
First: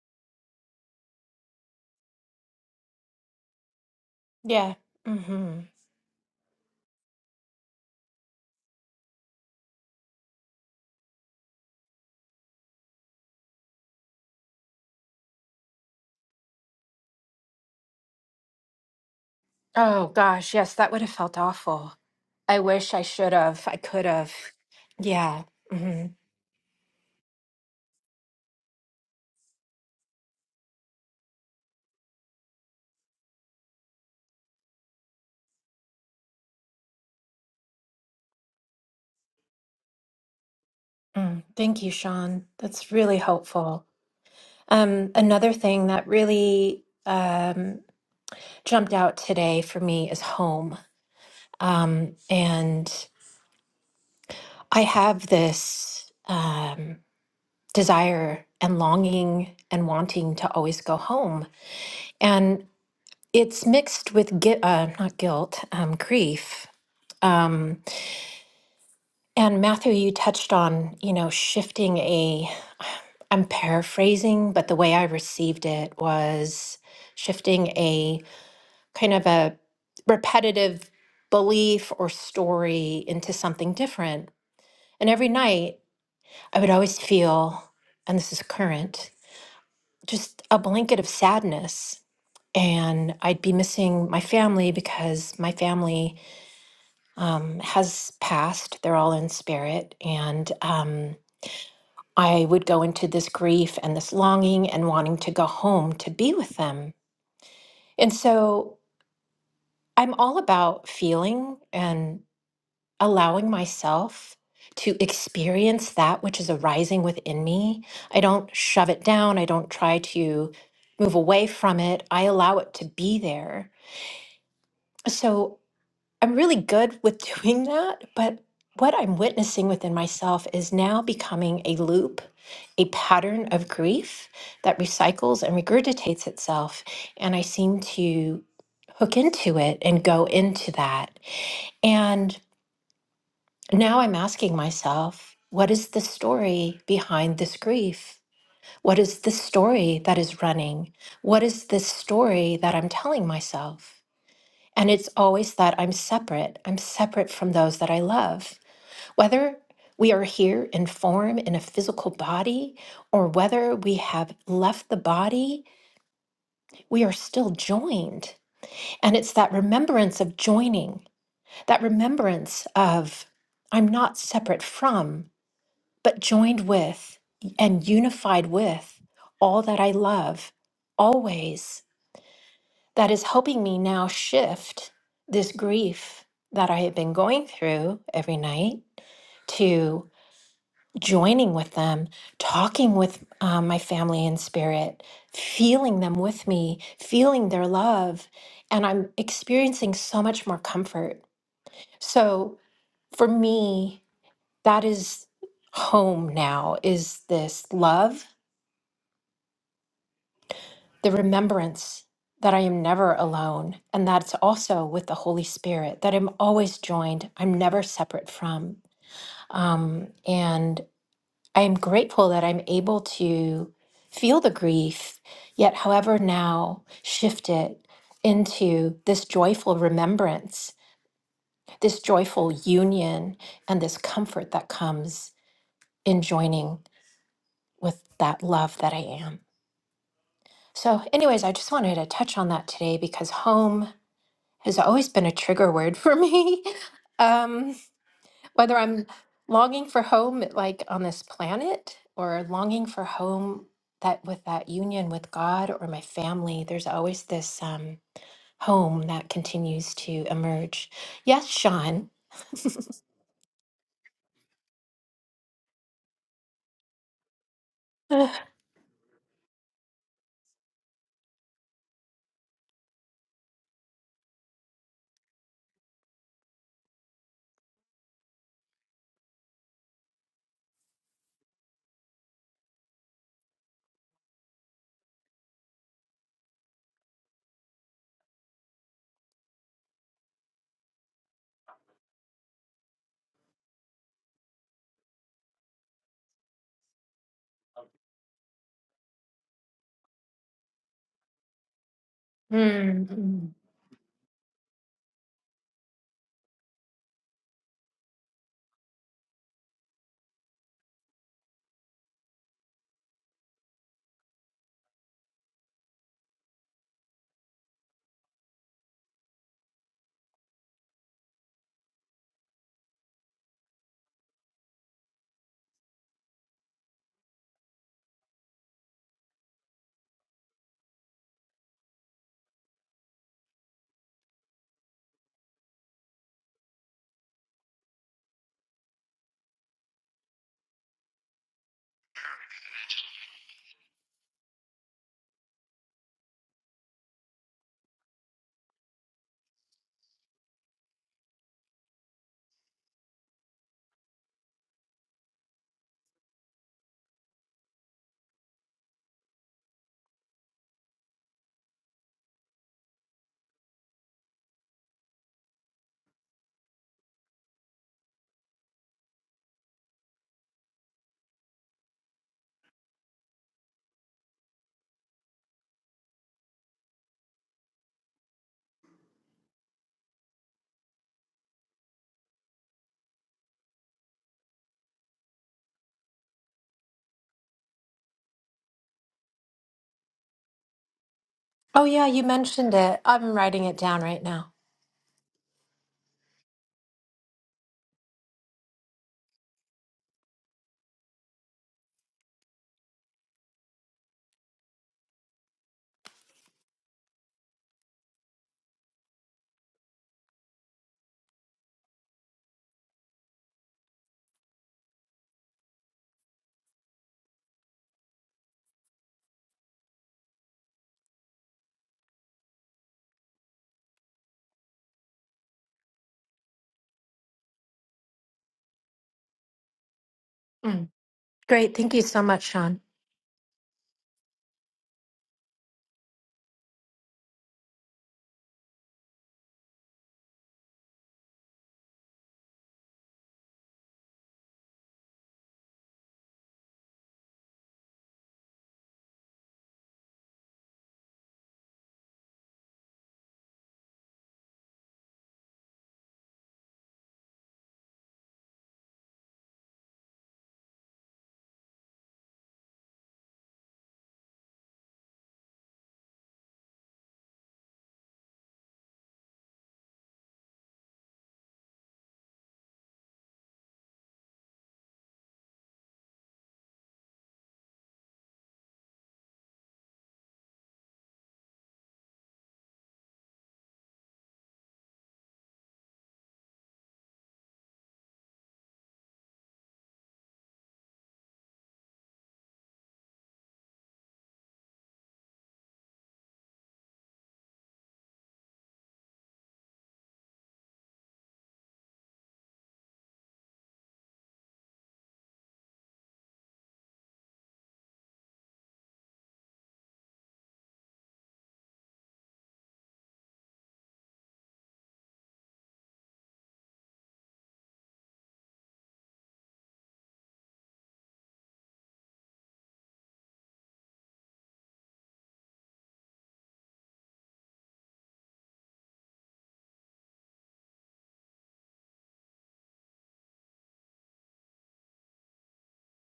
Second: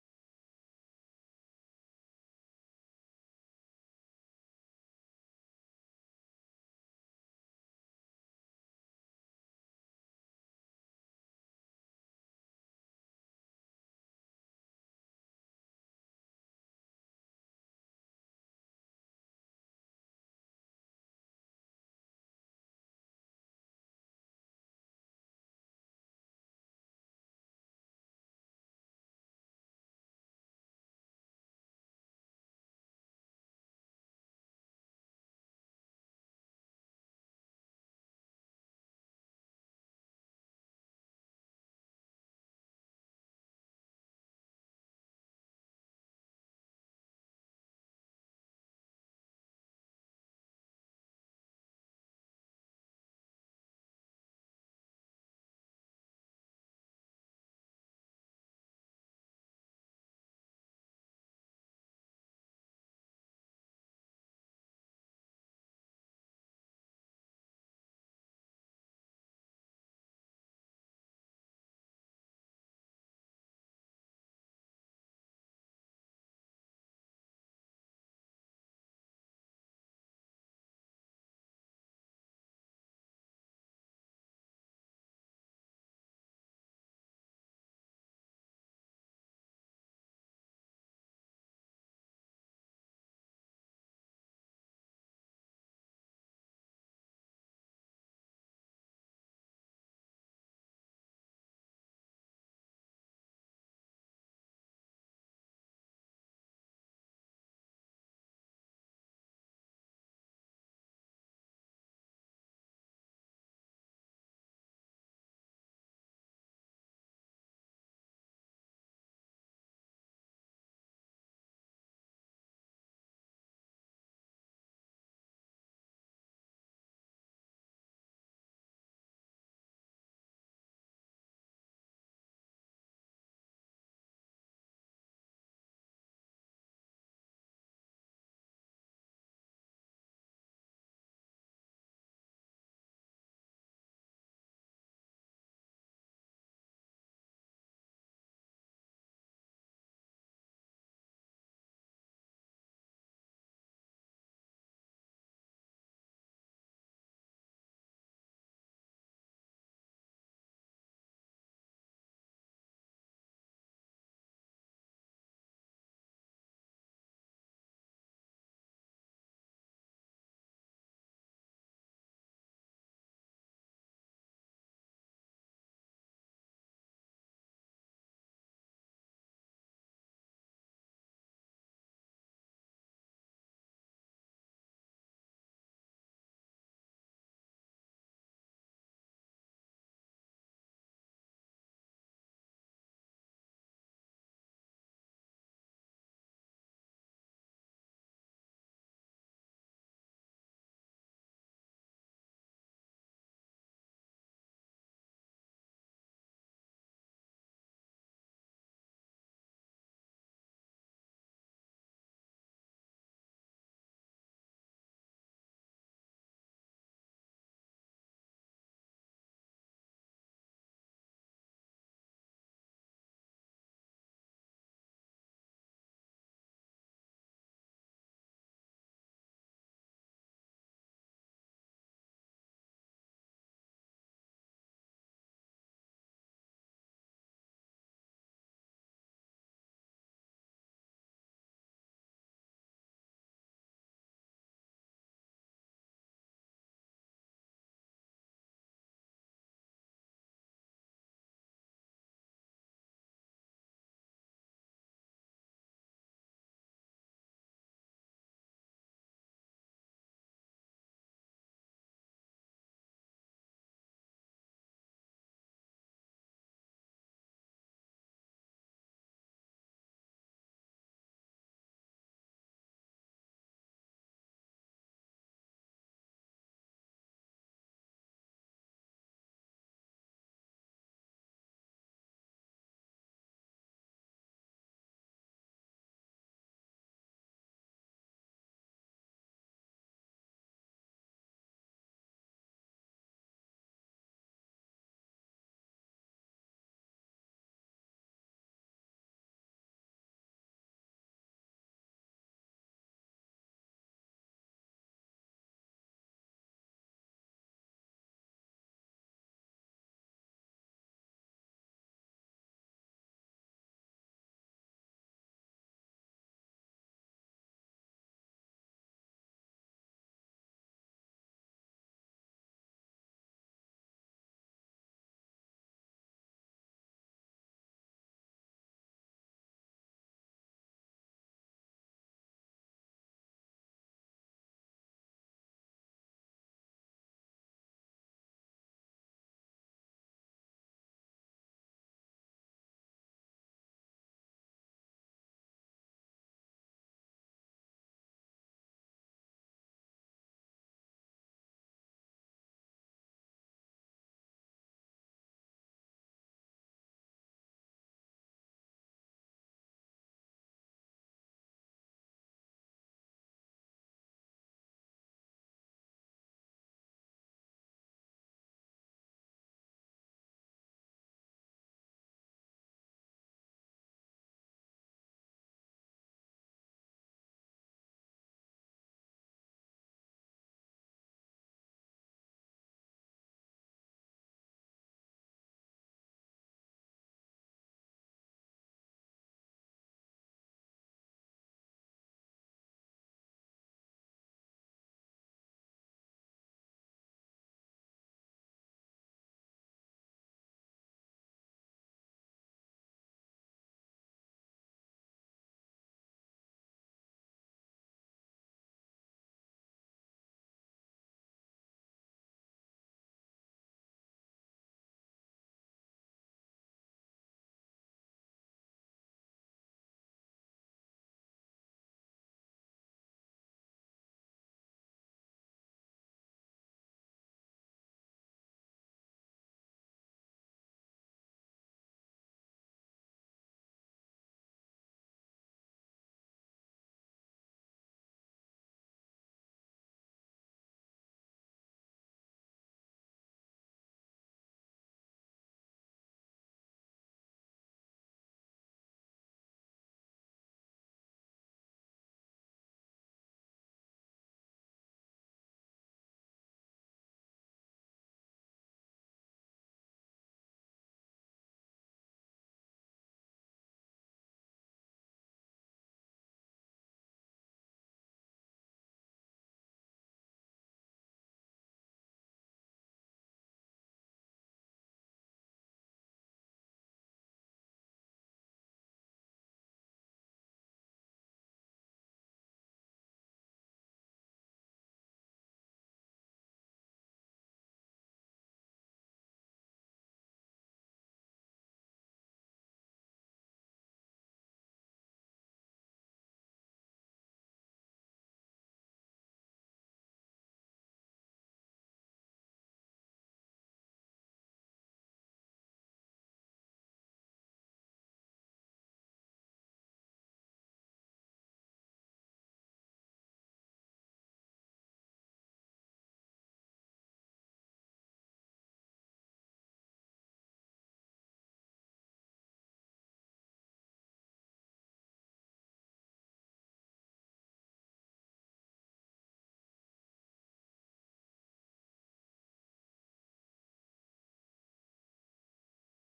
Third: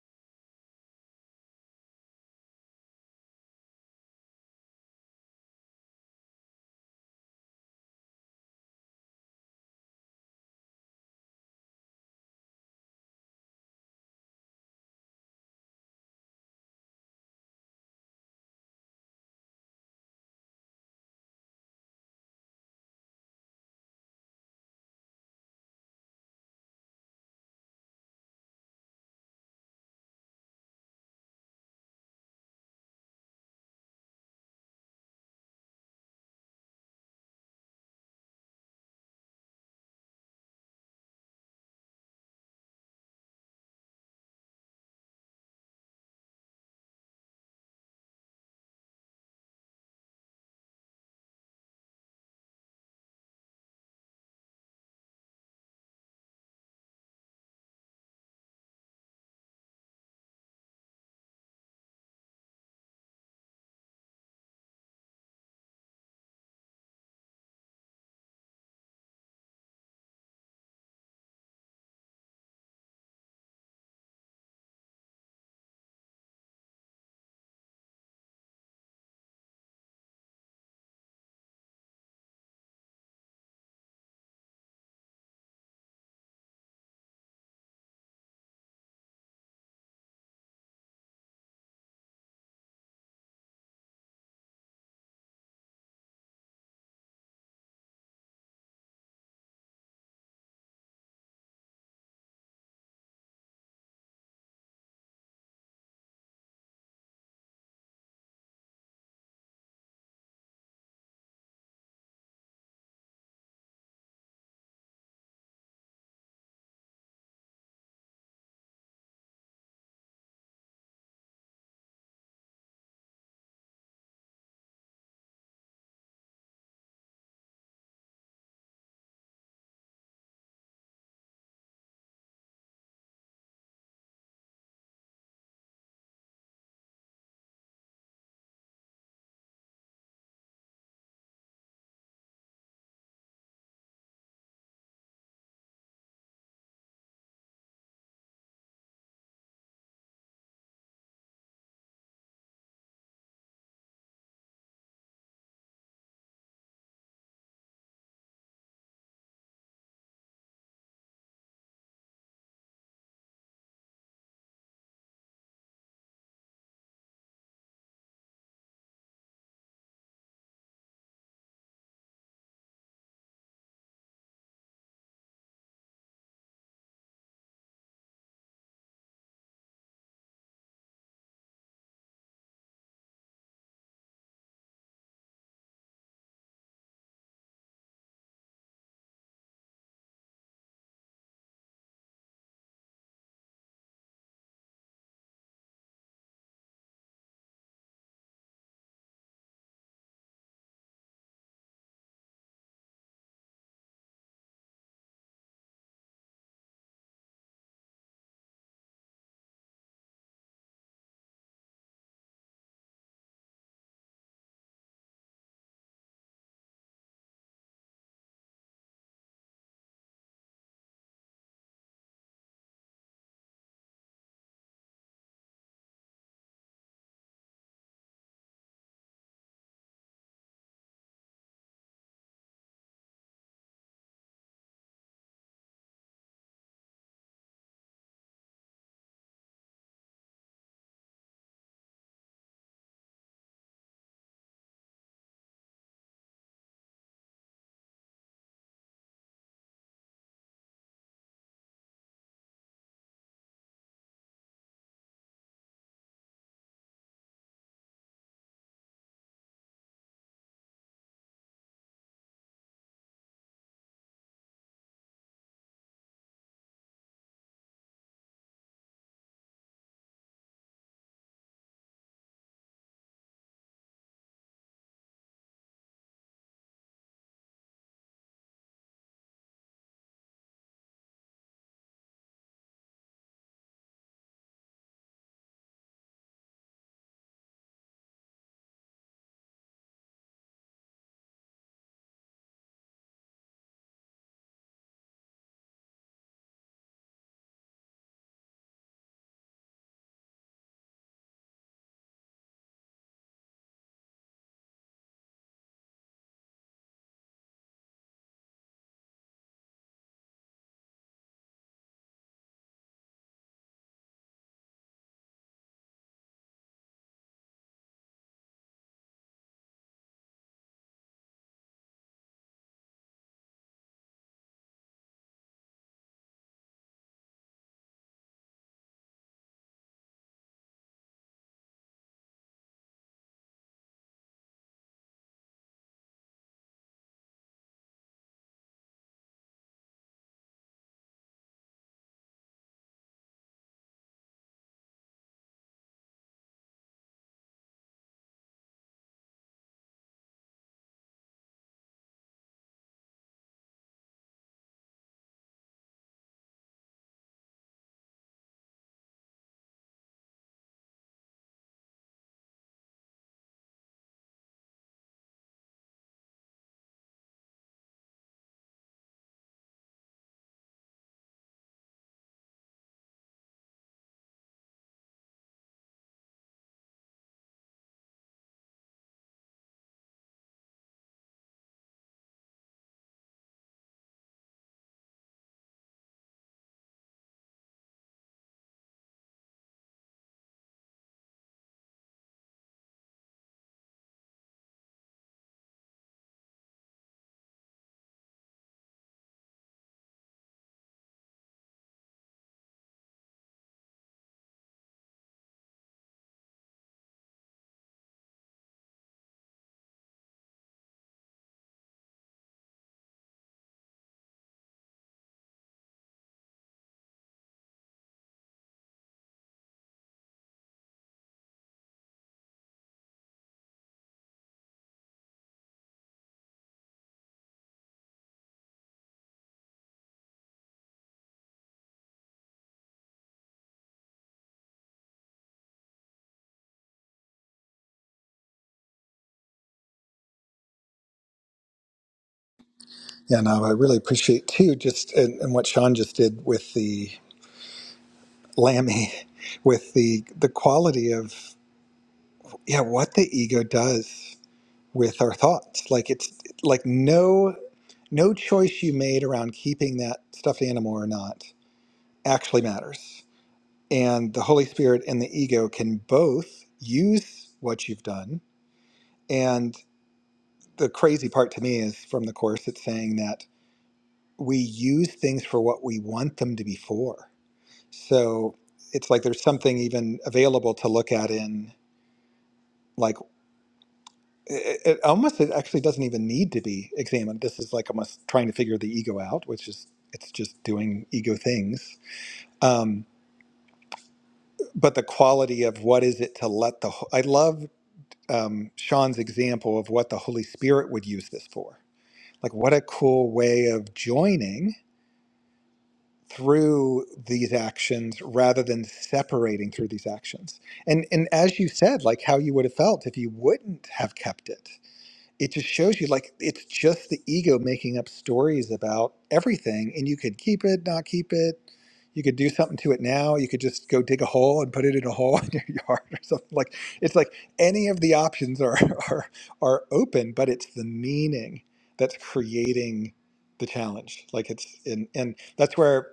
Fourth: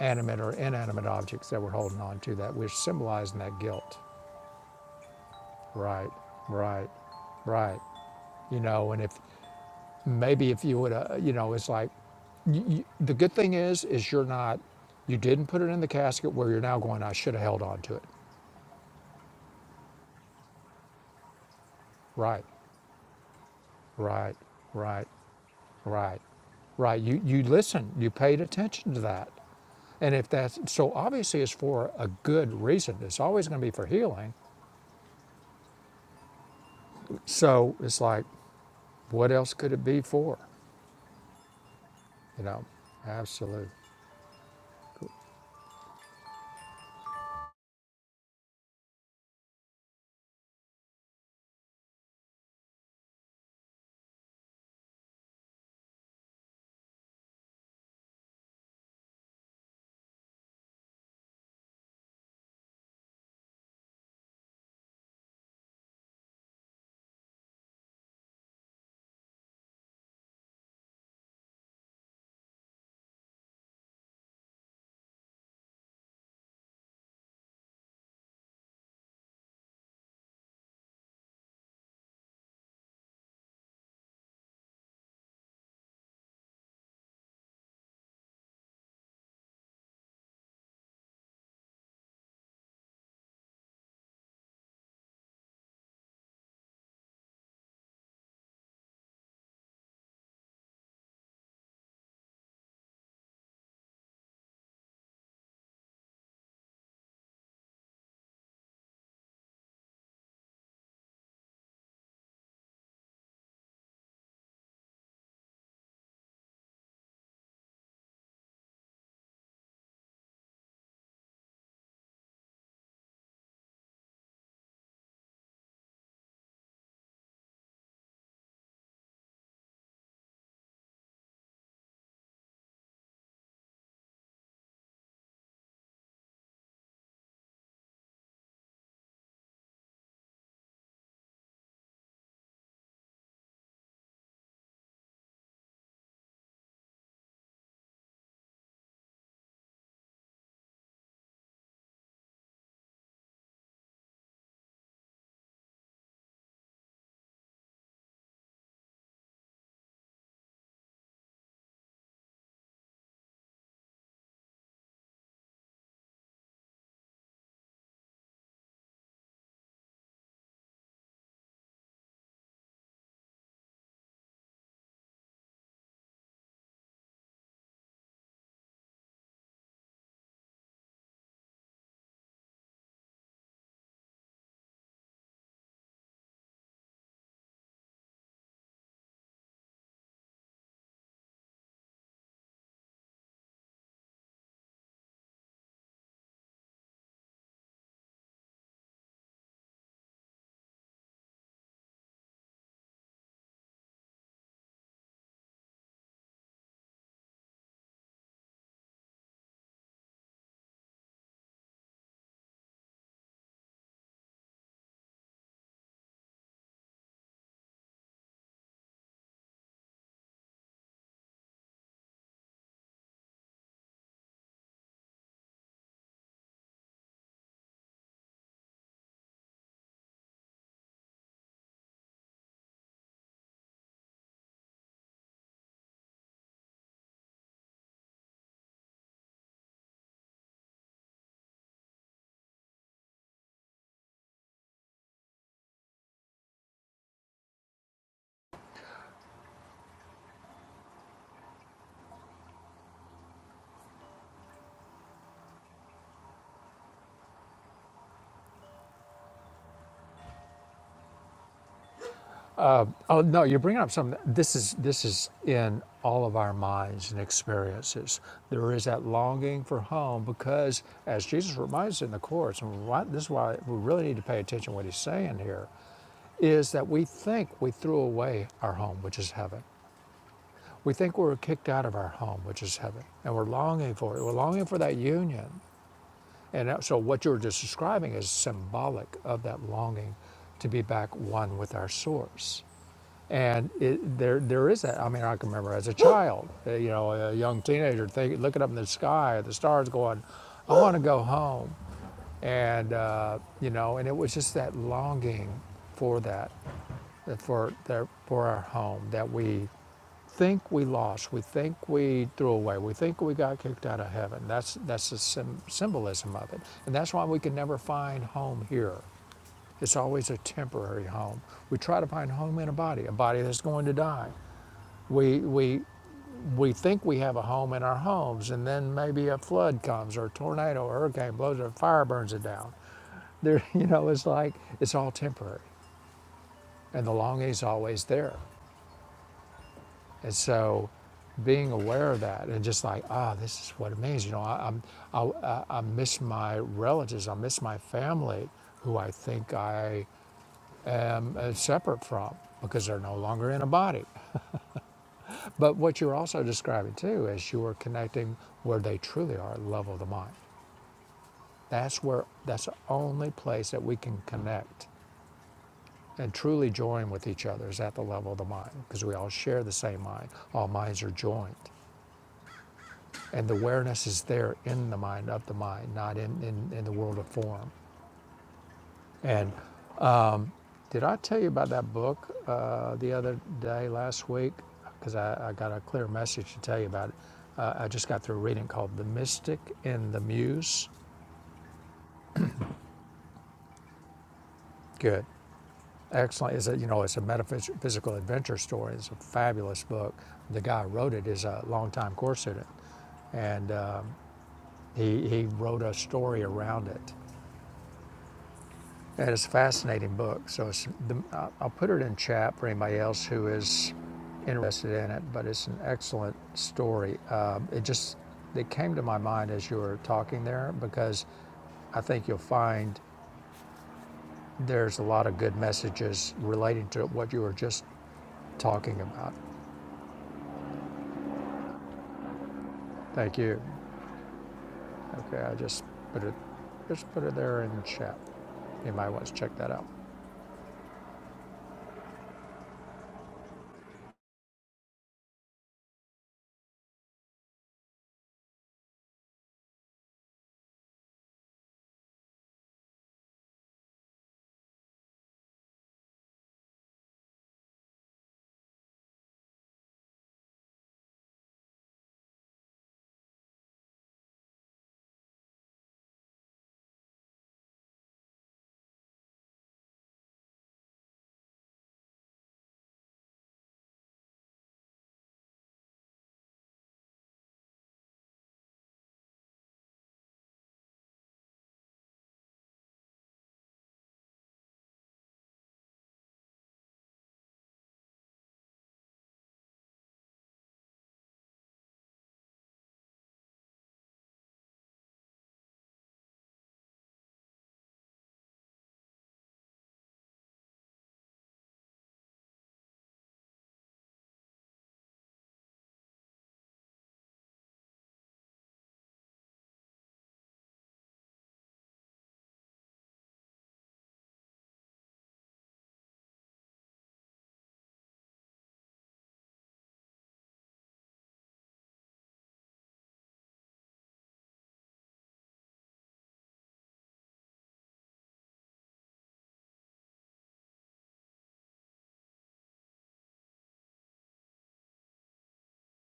Speaker 1: animate or inanimate objects that we're holding on to that we're symbolizing that guilt.
Speaker 3: Yeah. Mm-hmm.
Speaker 1: Right, right, right. You know, and if maybe if you would uh, you know it's like y y the good thing is is you're not you didn't put it in the casket where you're now going i should have held on to it
Speaker 3: Oh gosh, yes, that would have felt awful.
Speaker 1: right
Speaker 3: I wish I should have. I could have.
Speaker 1: right right
Speaker 3: Yeah. hmm
Speaker 1: right right you you listened you paid attention to that and if that's so obviously it's for a good reason it's always going to be for healing so it's like what else could it be for
Speaker 3: Mm. Thank you,
Speaker 1: you
Speaker 3: Sean.
Speaker 1: know
Speaker 3: That's really
Speaker 1: absolutely
Speaker 3: helpful. Um, another thing that really um, jumped out today for me is home. Um, and I have this um, desire and longing and wanting to always go home. And it's mixed with, gui- uh, not guilt, um, grief. Um, And Matthew, you touched on, you know, shifting a, I'm paraphrasing, but the way I received it was shifting a kind of a repetitive belief or story into something different. And every night I would always feel, and this is current, just a blanket of sadness. And I'd be missing my family because my family um, has passed. They're all in spirit. And, um, I would go into this grief and this longing and wanting to go home to be with them. And so I'm all about feeling and allowing myself to experience that which is arising within me. I don't shove it down, I don't try to move away from it. I allow it to be there. So I'm really good with doing that, but what I'm witnessing within myself is now becoming a loop, a pattern of grief that recycles and regurgitates itself. And I seem to hook into it and go into that. And now I'm asking myself, what is the story behind this grief? What is the story that is running? What is this story that I'm telling myself? And it's always that I'm separate. I'm separate from those that I love. Whether we are here in form in a physical body or whether we have left the body, we are still joined. And it's that remembrance of joining, that remembrance of I'm not separate from, but joined with and unified with all that I love always that is helping me now shift this grief that I had been going through every night to joining with them, talking with um, my family in spirit, feeling them with me, feeling their love. And I'm experiencing so much more comfort. So for me, that is home now is this love the remembrance that I am never alone. And that's also with the Holy Spirit, that I'm always joined, I'm never separate from. Um, and I am grateful that I'm able to feel the grief, yet, however, now shift it into this joyful remembrance, this joyful union, and this comfort that comes in joining with that love that I am. So, anyways, I just wanted to touch on that today because home has always been a trigger word for me. Um, whether I'm longing for home, like on this planet, or longing for home that with that union with God or my family, there's always this um, home that continues to emerge. Yes, Sean.
Speaker 1: Oh no, you're bringing up something. This is this is in all of our minds and experiences.
Speaker 3: Ugh.
Speaker 1: There is that longing for home because, as Jesus reminds us in the Course, and why, this is why we really need to pay attention to what He's saying here, is that we think we threw away our home, which is heaven. We think we were kicked out of our home, which is heaven, and we're longing for it. We're longing for that union. And so, what you're just describing is symbolic of that longing to be back one with our source. And it, there, there is that. I mean, I can remember as a child, uh, you know, a young teenager, think, looking up in the sky at the stars, going, "I want to go home," and
Speaker 3: Mm,
Speaker 1: uh,
Speaker 3: mm.
Speaker 1: you know, and it was just that longing for that, uh, for their, for our home that we think we lost, we think we threw away, we think we got kicked out of heaven. That's that's the sym symbolism of it, and that's why we can never find home here. It's always a temporary home. We try to find home in a body, a body that's going to die. We, we, we think we have a home in our homes, and then maybe a flood comes, or a tornado, or a hurricane blows, or a fire burns it down. There, you know, it's like it's all temporary, and the longing's always there. And so, being aware of that, and just like, ah, oh, this is what it means. You know, I, i I, I- miss my relatives, I miss my family, who I think I am uh, separate from because they're no longer in a body. But what you're also describing too is you are connecting where they truly are, level of the mind. That's where that's the only place that we can connect and truly join with each other is at the level of the mind because we all share the same mind. All minds are joined. And the awareness is there in the mind of the mind, not in, in, in the world of form. And Did I tell you about that book uh, the other day, last week? Because I, I got a clear message to tell you about it. Uh, I just got through reading called "The Mystic and the Muse."
Speaker 3: Oh, yeah, you mentioned it. I'm writing it down right now.
Speaker 1: Good, excellent. It's a you know it's a metaphysical adventure story. It's a fabulous book. The guy who wrote it is a longtime course student, and um, he he wrote a story around it. That is a fascinating book. So it's the, I- will put it in chat for anybody else who is interested in it. But it's an excellent story. Um, it just it came to my mind as you were talking there because I think you'll find there's a lot of good messages relating to what you were just talking about.
Speaker 3: Mm. Great. Thank you so much, Sean.
Speaker 1: Thank you. Okay, I just put it just put it there in chat. Anybody wants to check that out?
Speaker 2: Yeah, no, I really appreciate too, just and, and what Sean just did with the Lammy with the the quality of yeah what the ego does with our thoughts like it's like no no choice you made around keeping that stuffed animal or not actually matters and the holy spirit and the ego can both use what you've done and the crazy part to me is from the course it's saying that we use things for what we want them to be for so it's like there's something even available to look at in like it, it almost it actually doesn't even need to be examined. This is like almost trying to figure the ego out, which is it's just doing ego things. Um, but the quality of what is it to let the ho- I love um, Sean's example of what the Holy Spirit would use this for. Like what a cool way of joining through these actions rather than separating through these actions. And and as you said, like how you would have felt if you wouldn't have kept it it just shows you like it's just the ego making up stories about everything and you could keep it not keep it you could do something to it now you could just go dig a hole and put it in a hole in your yard or something like it's like any of the options are are are open but it's the meaning that's creating the challenge like it's and and that's where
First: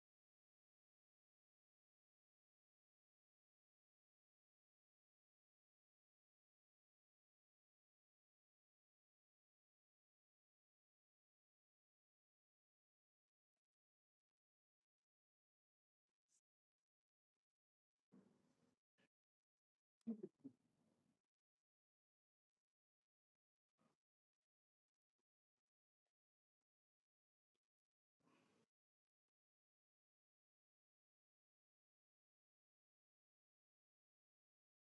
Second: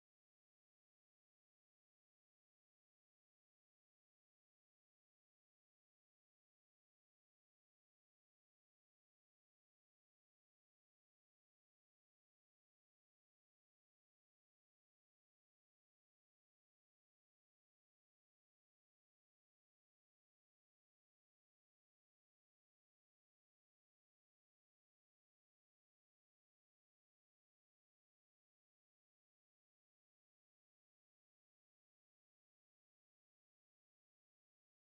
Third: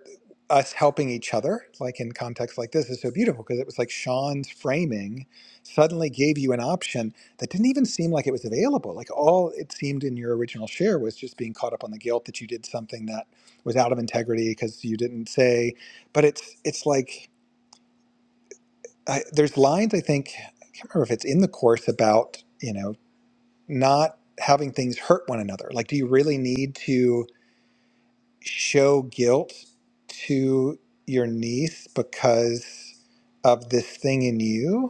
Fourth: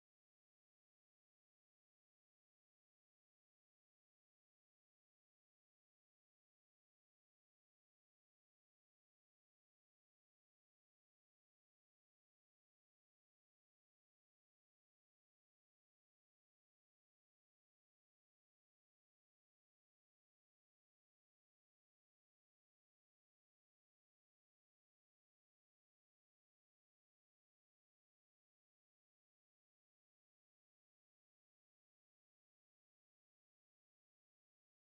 Speaker 2: us helping each other like in contexts like this is so beautiful because it was like sean's framing suddenly gave you an option that didn't even seem like it was available. Like all it seemed in your original share was just being caught up on the guilt that you did something that was out of integrity because you didn't say. But it's it's like I, there's lines I think I can't remember if it's in the course about you know not having things hurt one another. Like, do you really need to show guilt to your niece because of this thing in you?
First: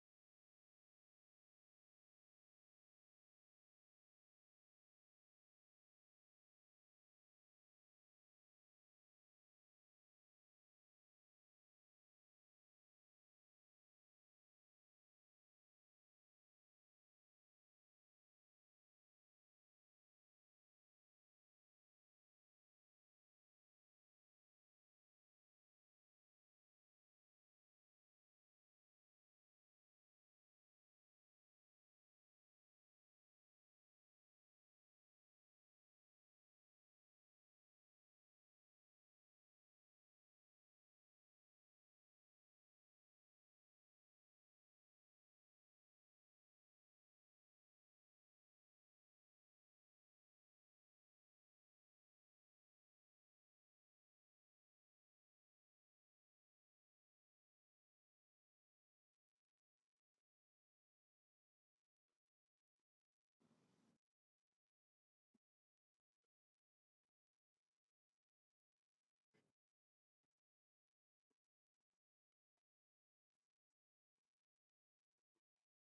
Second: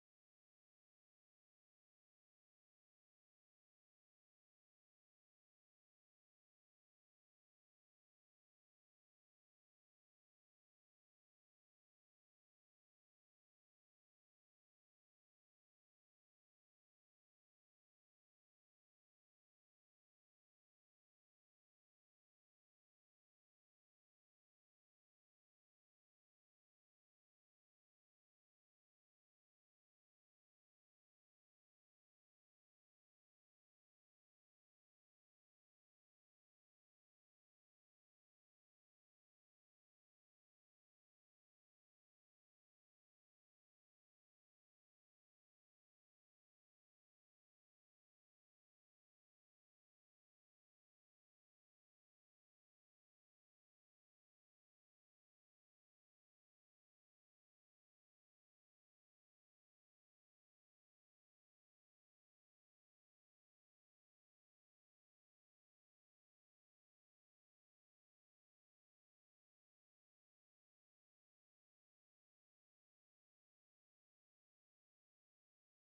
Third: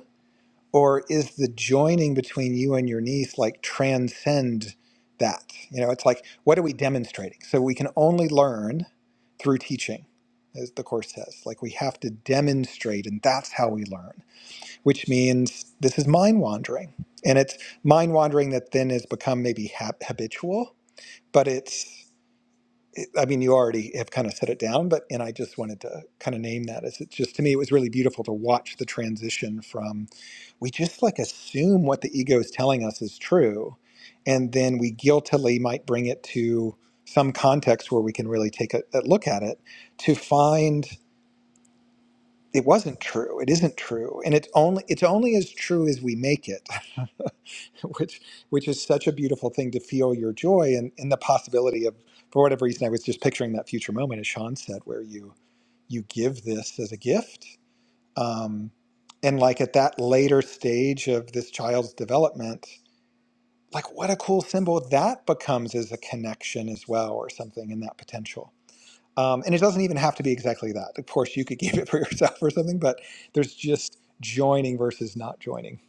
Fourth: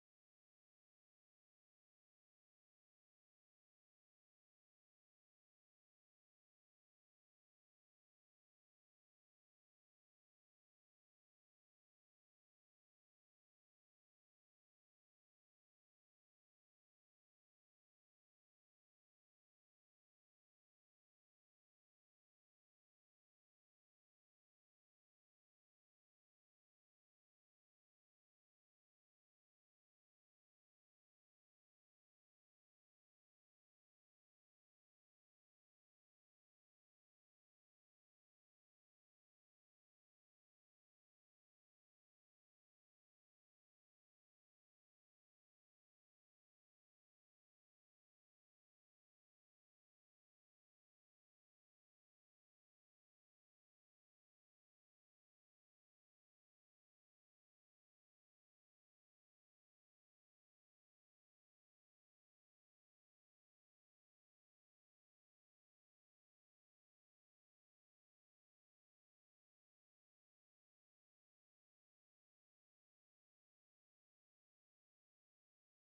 Speaker 2: or is the joining between you and your niece like transcend that you know it's like what are we demonstrating so we can only learn through teaching as the course says like we have to demonstrate and that's how we learn which means this is mind wandering and it's mind wandering that then has become maybe hab habitual but it's I mean, you already have kind of set it down, but and I just wanted to kind of name that as it's just to me, it was really beautiful to watch the transition from we just like assume what the ego is telling us is true, and then we guiltily might bring it to some context where we can really take a, a look at it to find it wasn't true, it isn't true, and it's only it's only as true as we make it. which which is such a beautiful thing to feel your joy and, and the possibility of for whatever reason I was just picturing that future moment as Sean said where you you give this as a gift um, and like at that later stage of this child's development like what a cool symbol that becomes as a connection as well or something in that potential um, and it doesn't even have to be exactly that of course you could give it for yourself or something but there's just joining versus not joining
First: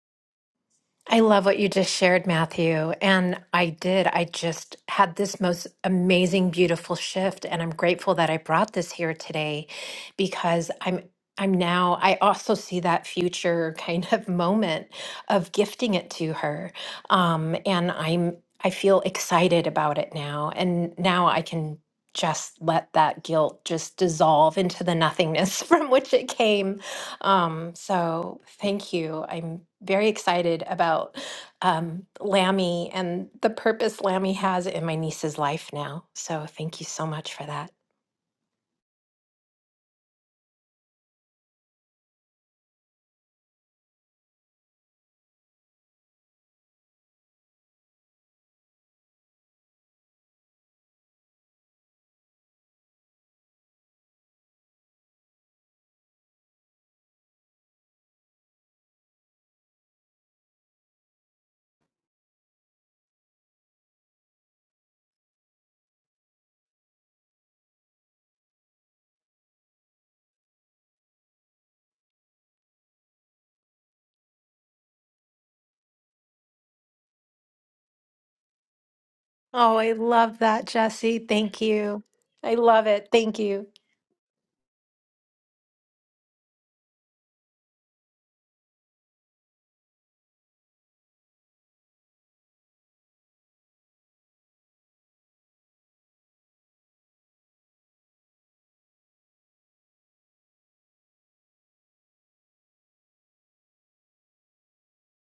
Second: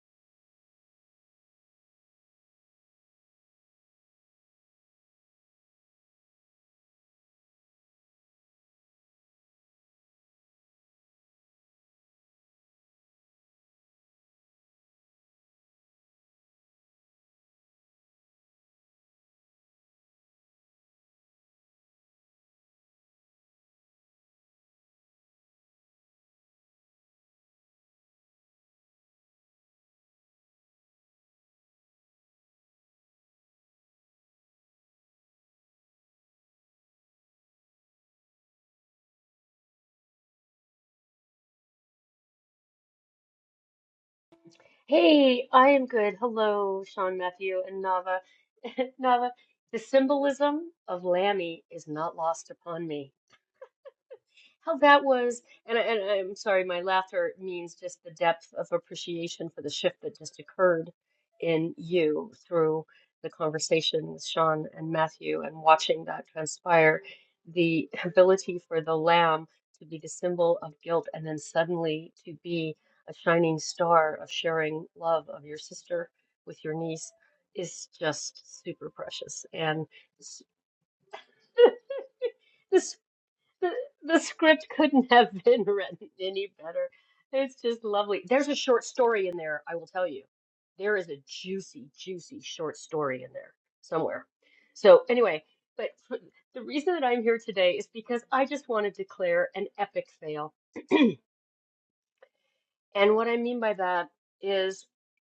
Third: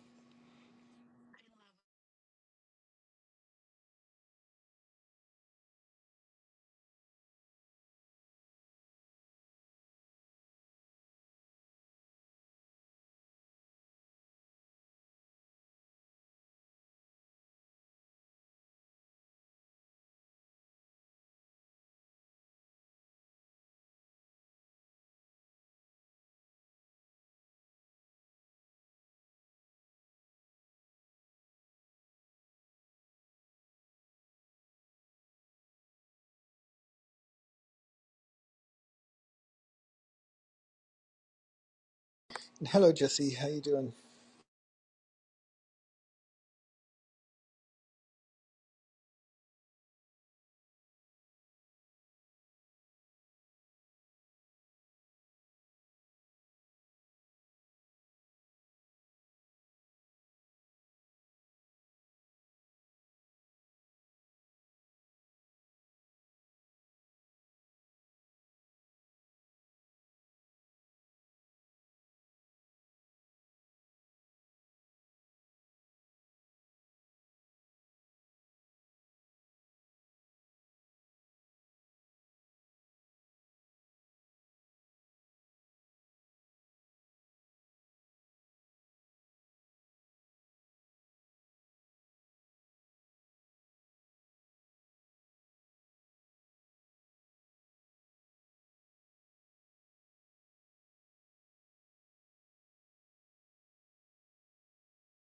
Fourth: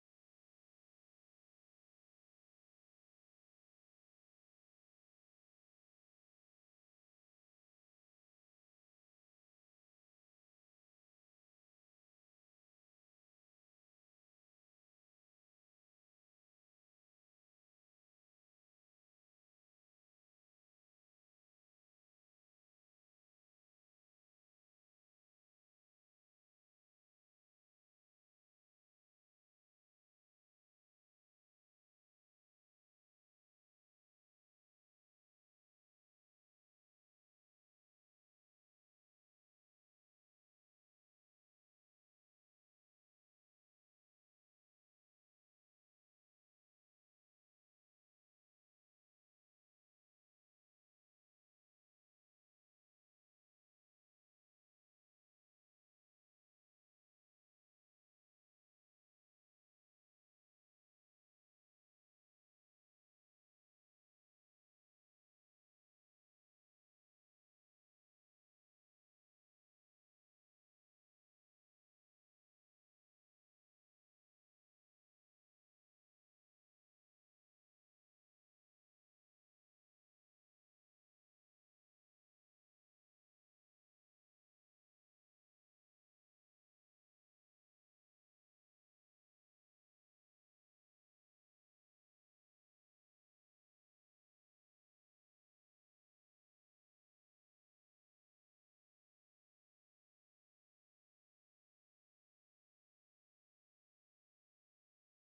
Speaker 3: I love what you just shared, Matthew. And I did. I just had this most amazing, beautiful shift. And I'm grateful that I brought this here today because I'm. I'm now, I also see that future kind of moment of gifting it to her. Um, and I'm, I feel excited about it now. And now I can just let that guilt just dissolve into the nothingness from which it came um, so thank you. I'm very excited about um, Lammy and the purpose Lammy has in my niece's life now. So thank you so much for that.
Speaker 4: Hey, I am good. Hello, Sean Matthew and Nava. Nava, the symbolism of Lammy is not lost upon me how that was and, I- and i'm sorry my laughter means just the depth of appreciation for the shift that just occurred in you through the conversation with sean and matthew and watching that transpire the ability for the lamb to be the symbol of guilt and then suddenly to be a shining star of sharing love of your sister with your niece is just super precious
Speaker 3: Oh,
Speaker 4: and
Speaker 3: I love
Speaker 4: this,
Speaker 3: that, Jesse. Thank you. I love
Speaker 4: this
Speaker 3: it. Thank you.
Speaker 4: the, the script couldn't have been written any better. It's just lovely. There's a short story in there, I will tell you. There is a juicy, juicy short story in there somewhere. So, anyway, but f- the reason that I'm here today is because I just want to declare an epic fail. And what I mean by that is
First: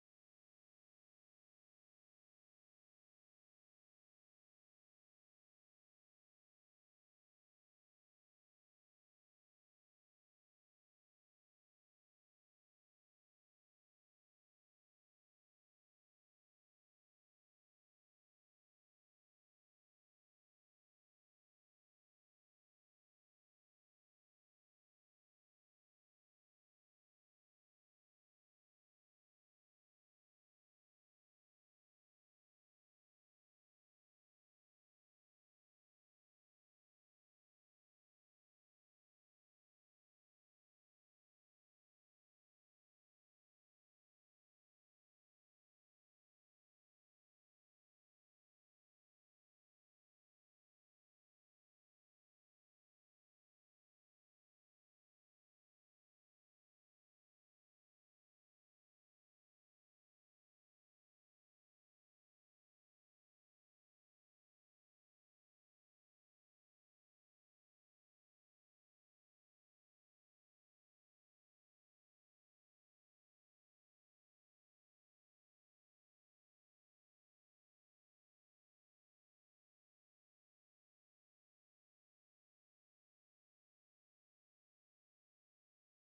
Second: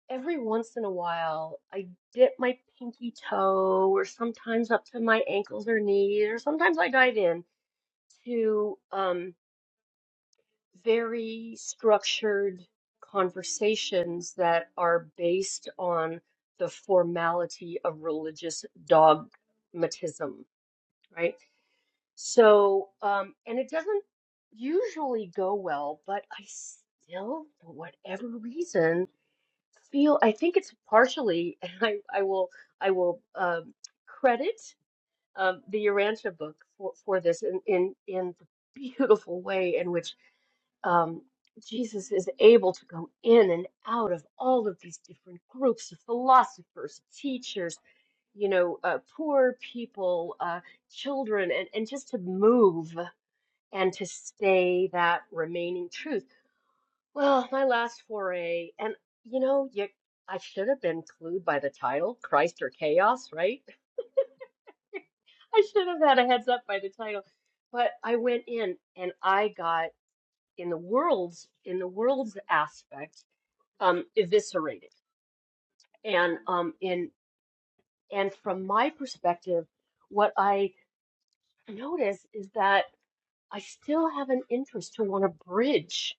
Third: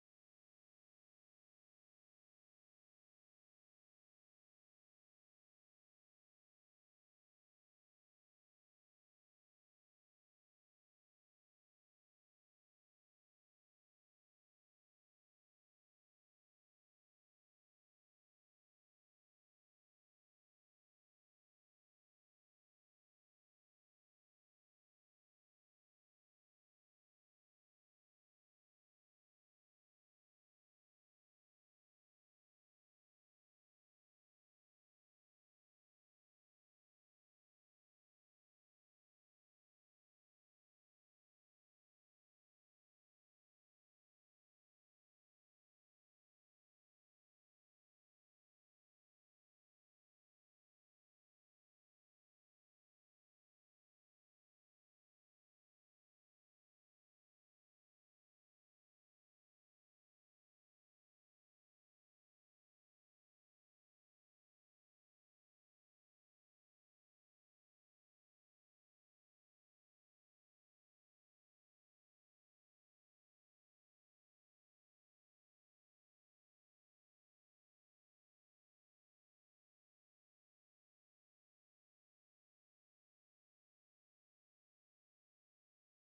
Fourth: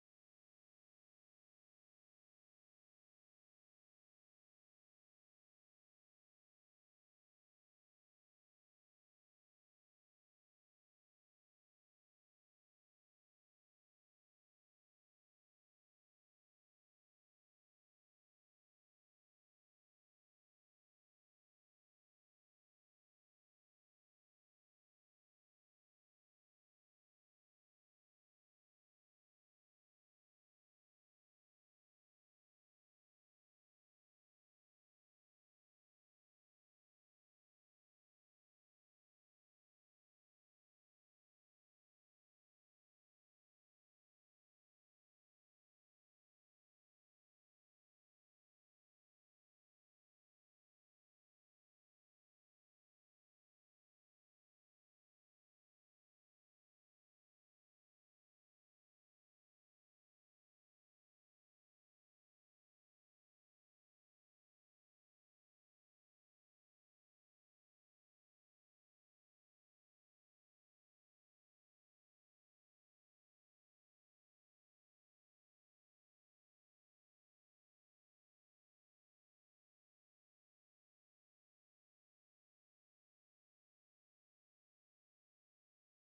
Speaker 4: every once in a while, I dip my pinky toe, or sometimes up to my ankles or knees, or sometimes I dive in to. um. very structured conversations that are based on the formality of religious dogmatism, right? So, um, and it doesn't usually go well, but I still, for whatever reason, feel I think it's partially, and I, I will, I will um, credit um, the Urantia book for, for this in, in, in the beautiful way in which um, Jesus is able to go in and out of all of these different groups of philosophers, teachers, you know, uh, poor people, uh, children, and, and just to move and to stay that remaining truth. Well, my last foray, and you know, you, I should have been clued by the title, Christ or Chaos, right? I should have had a heads up by the title, but I went in and I got in the world's in the world's aspect. um, eviscerated. And um, in and from my perspective, what I notice is that I still have an interest to want to bridge.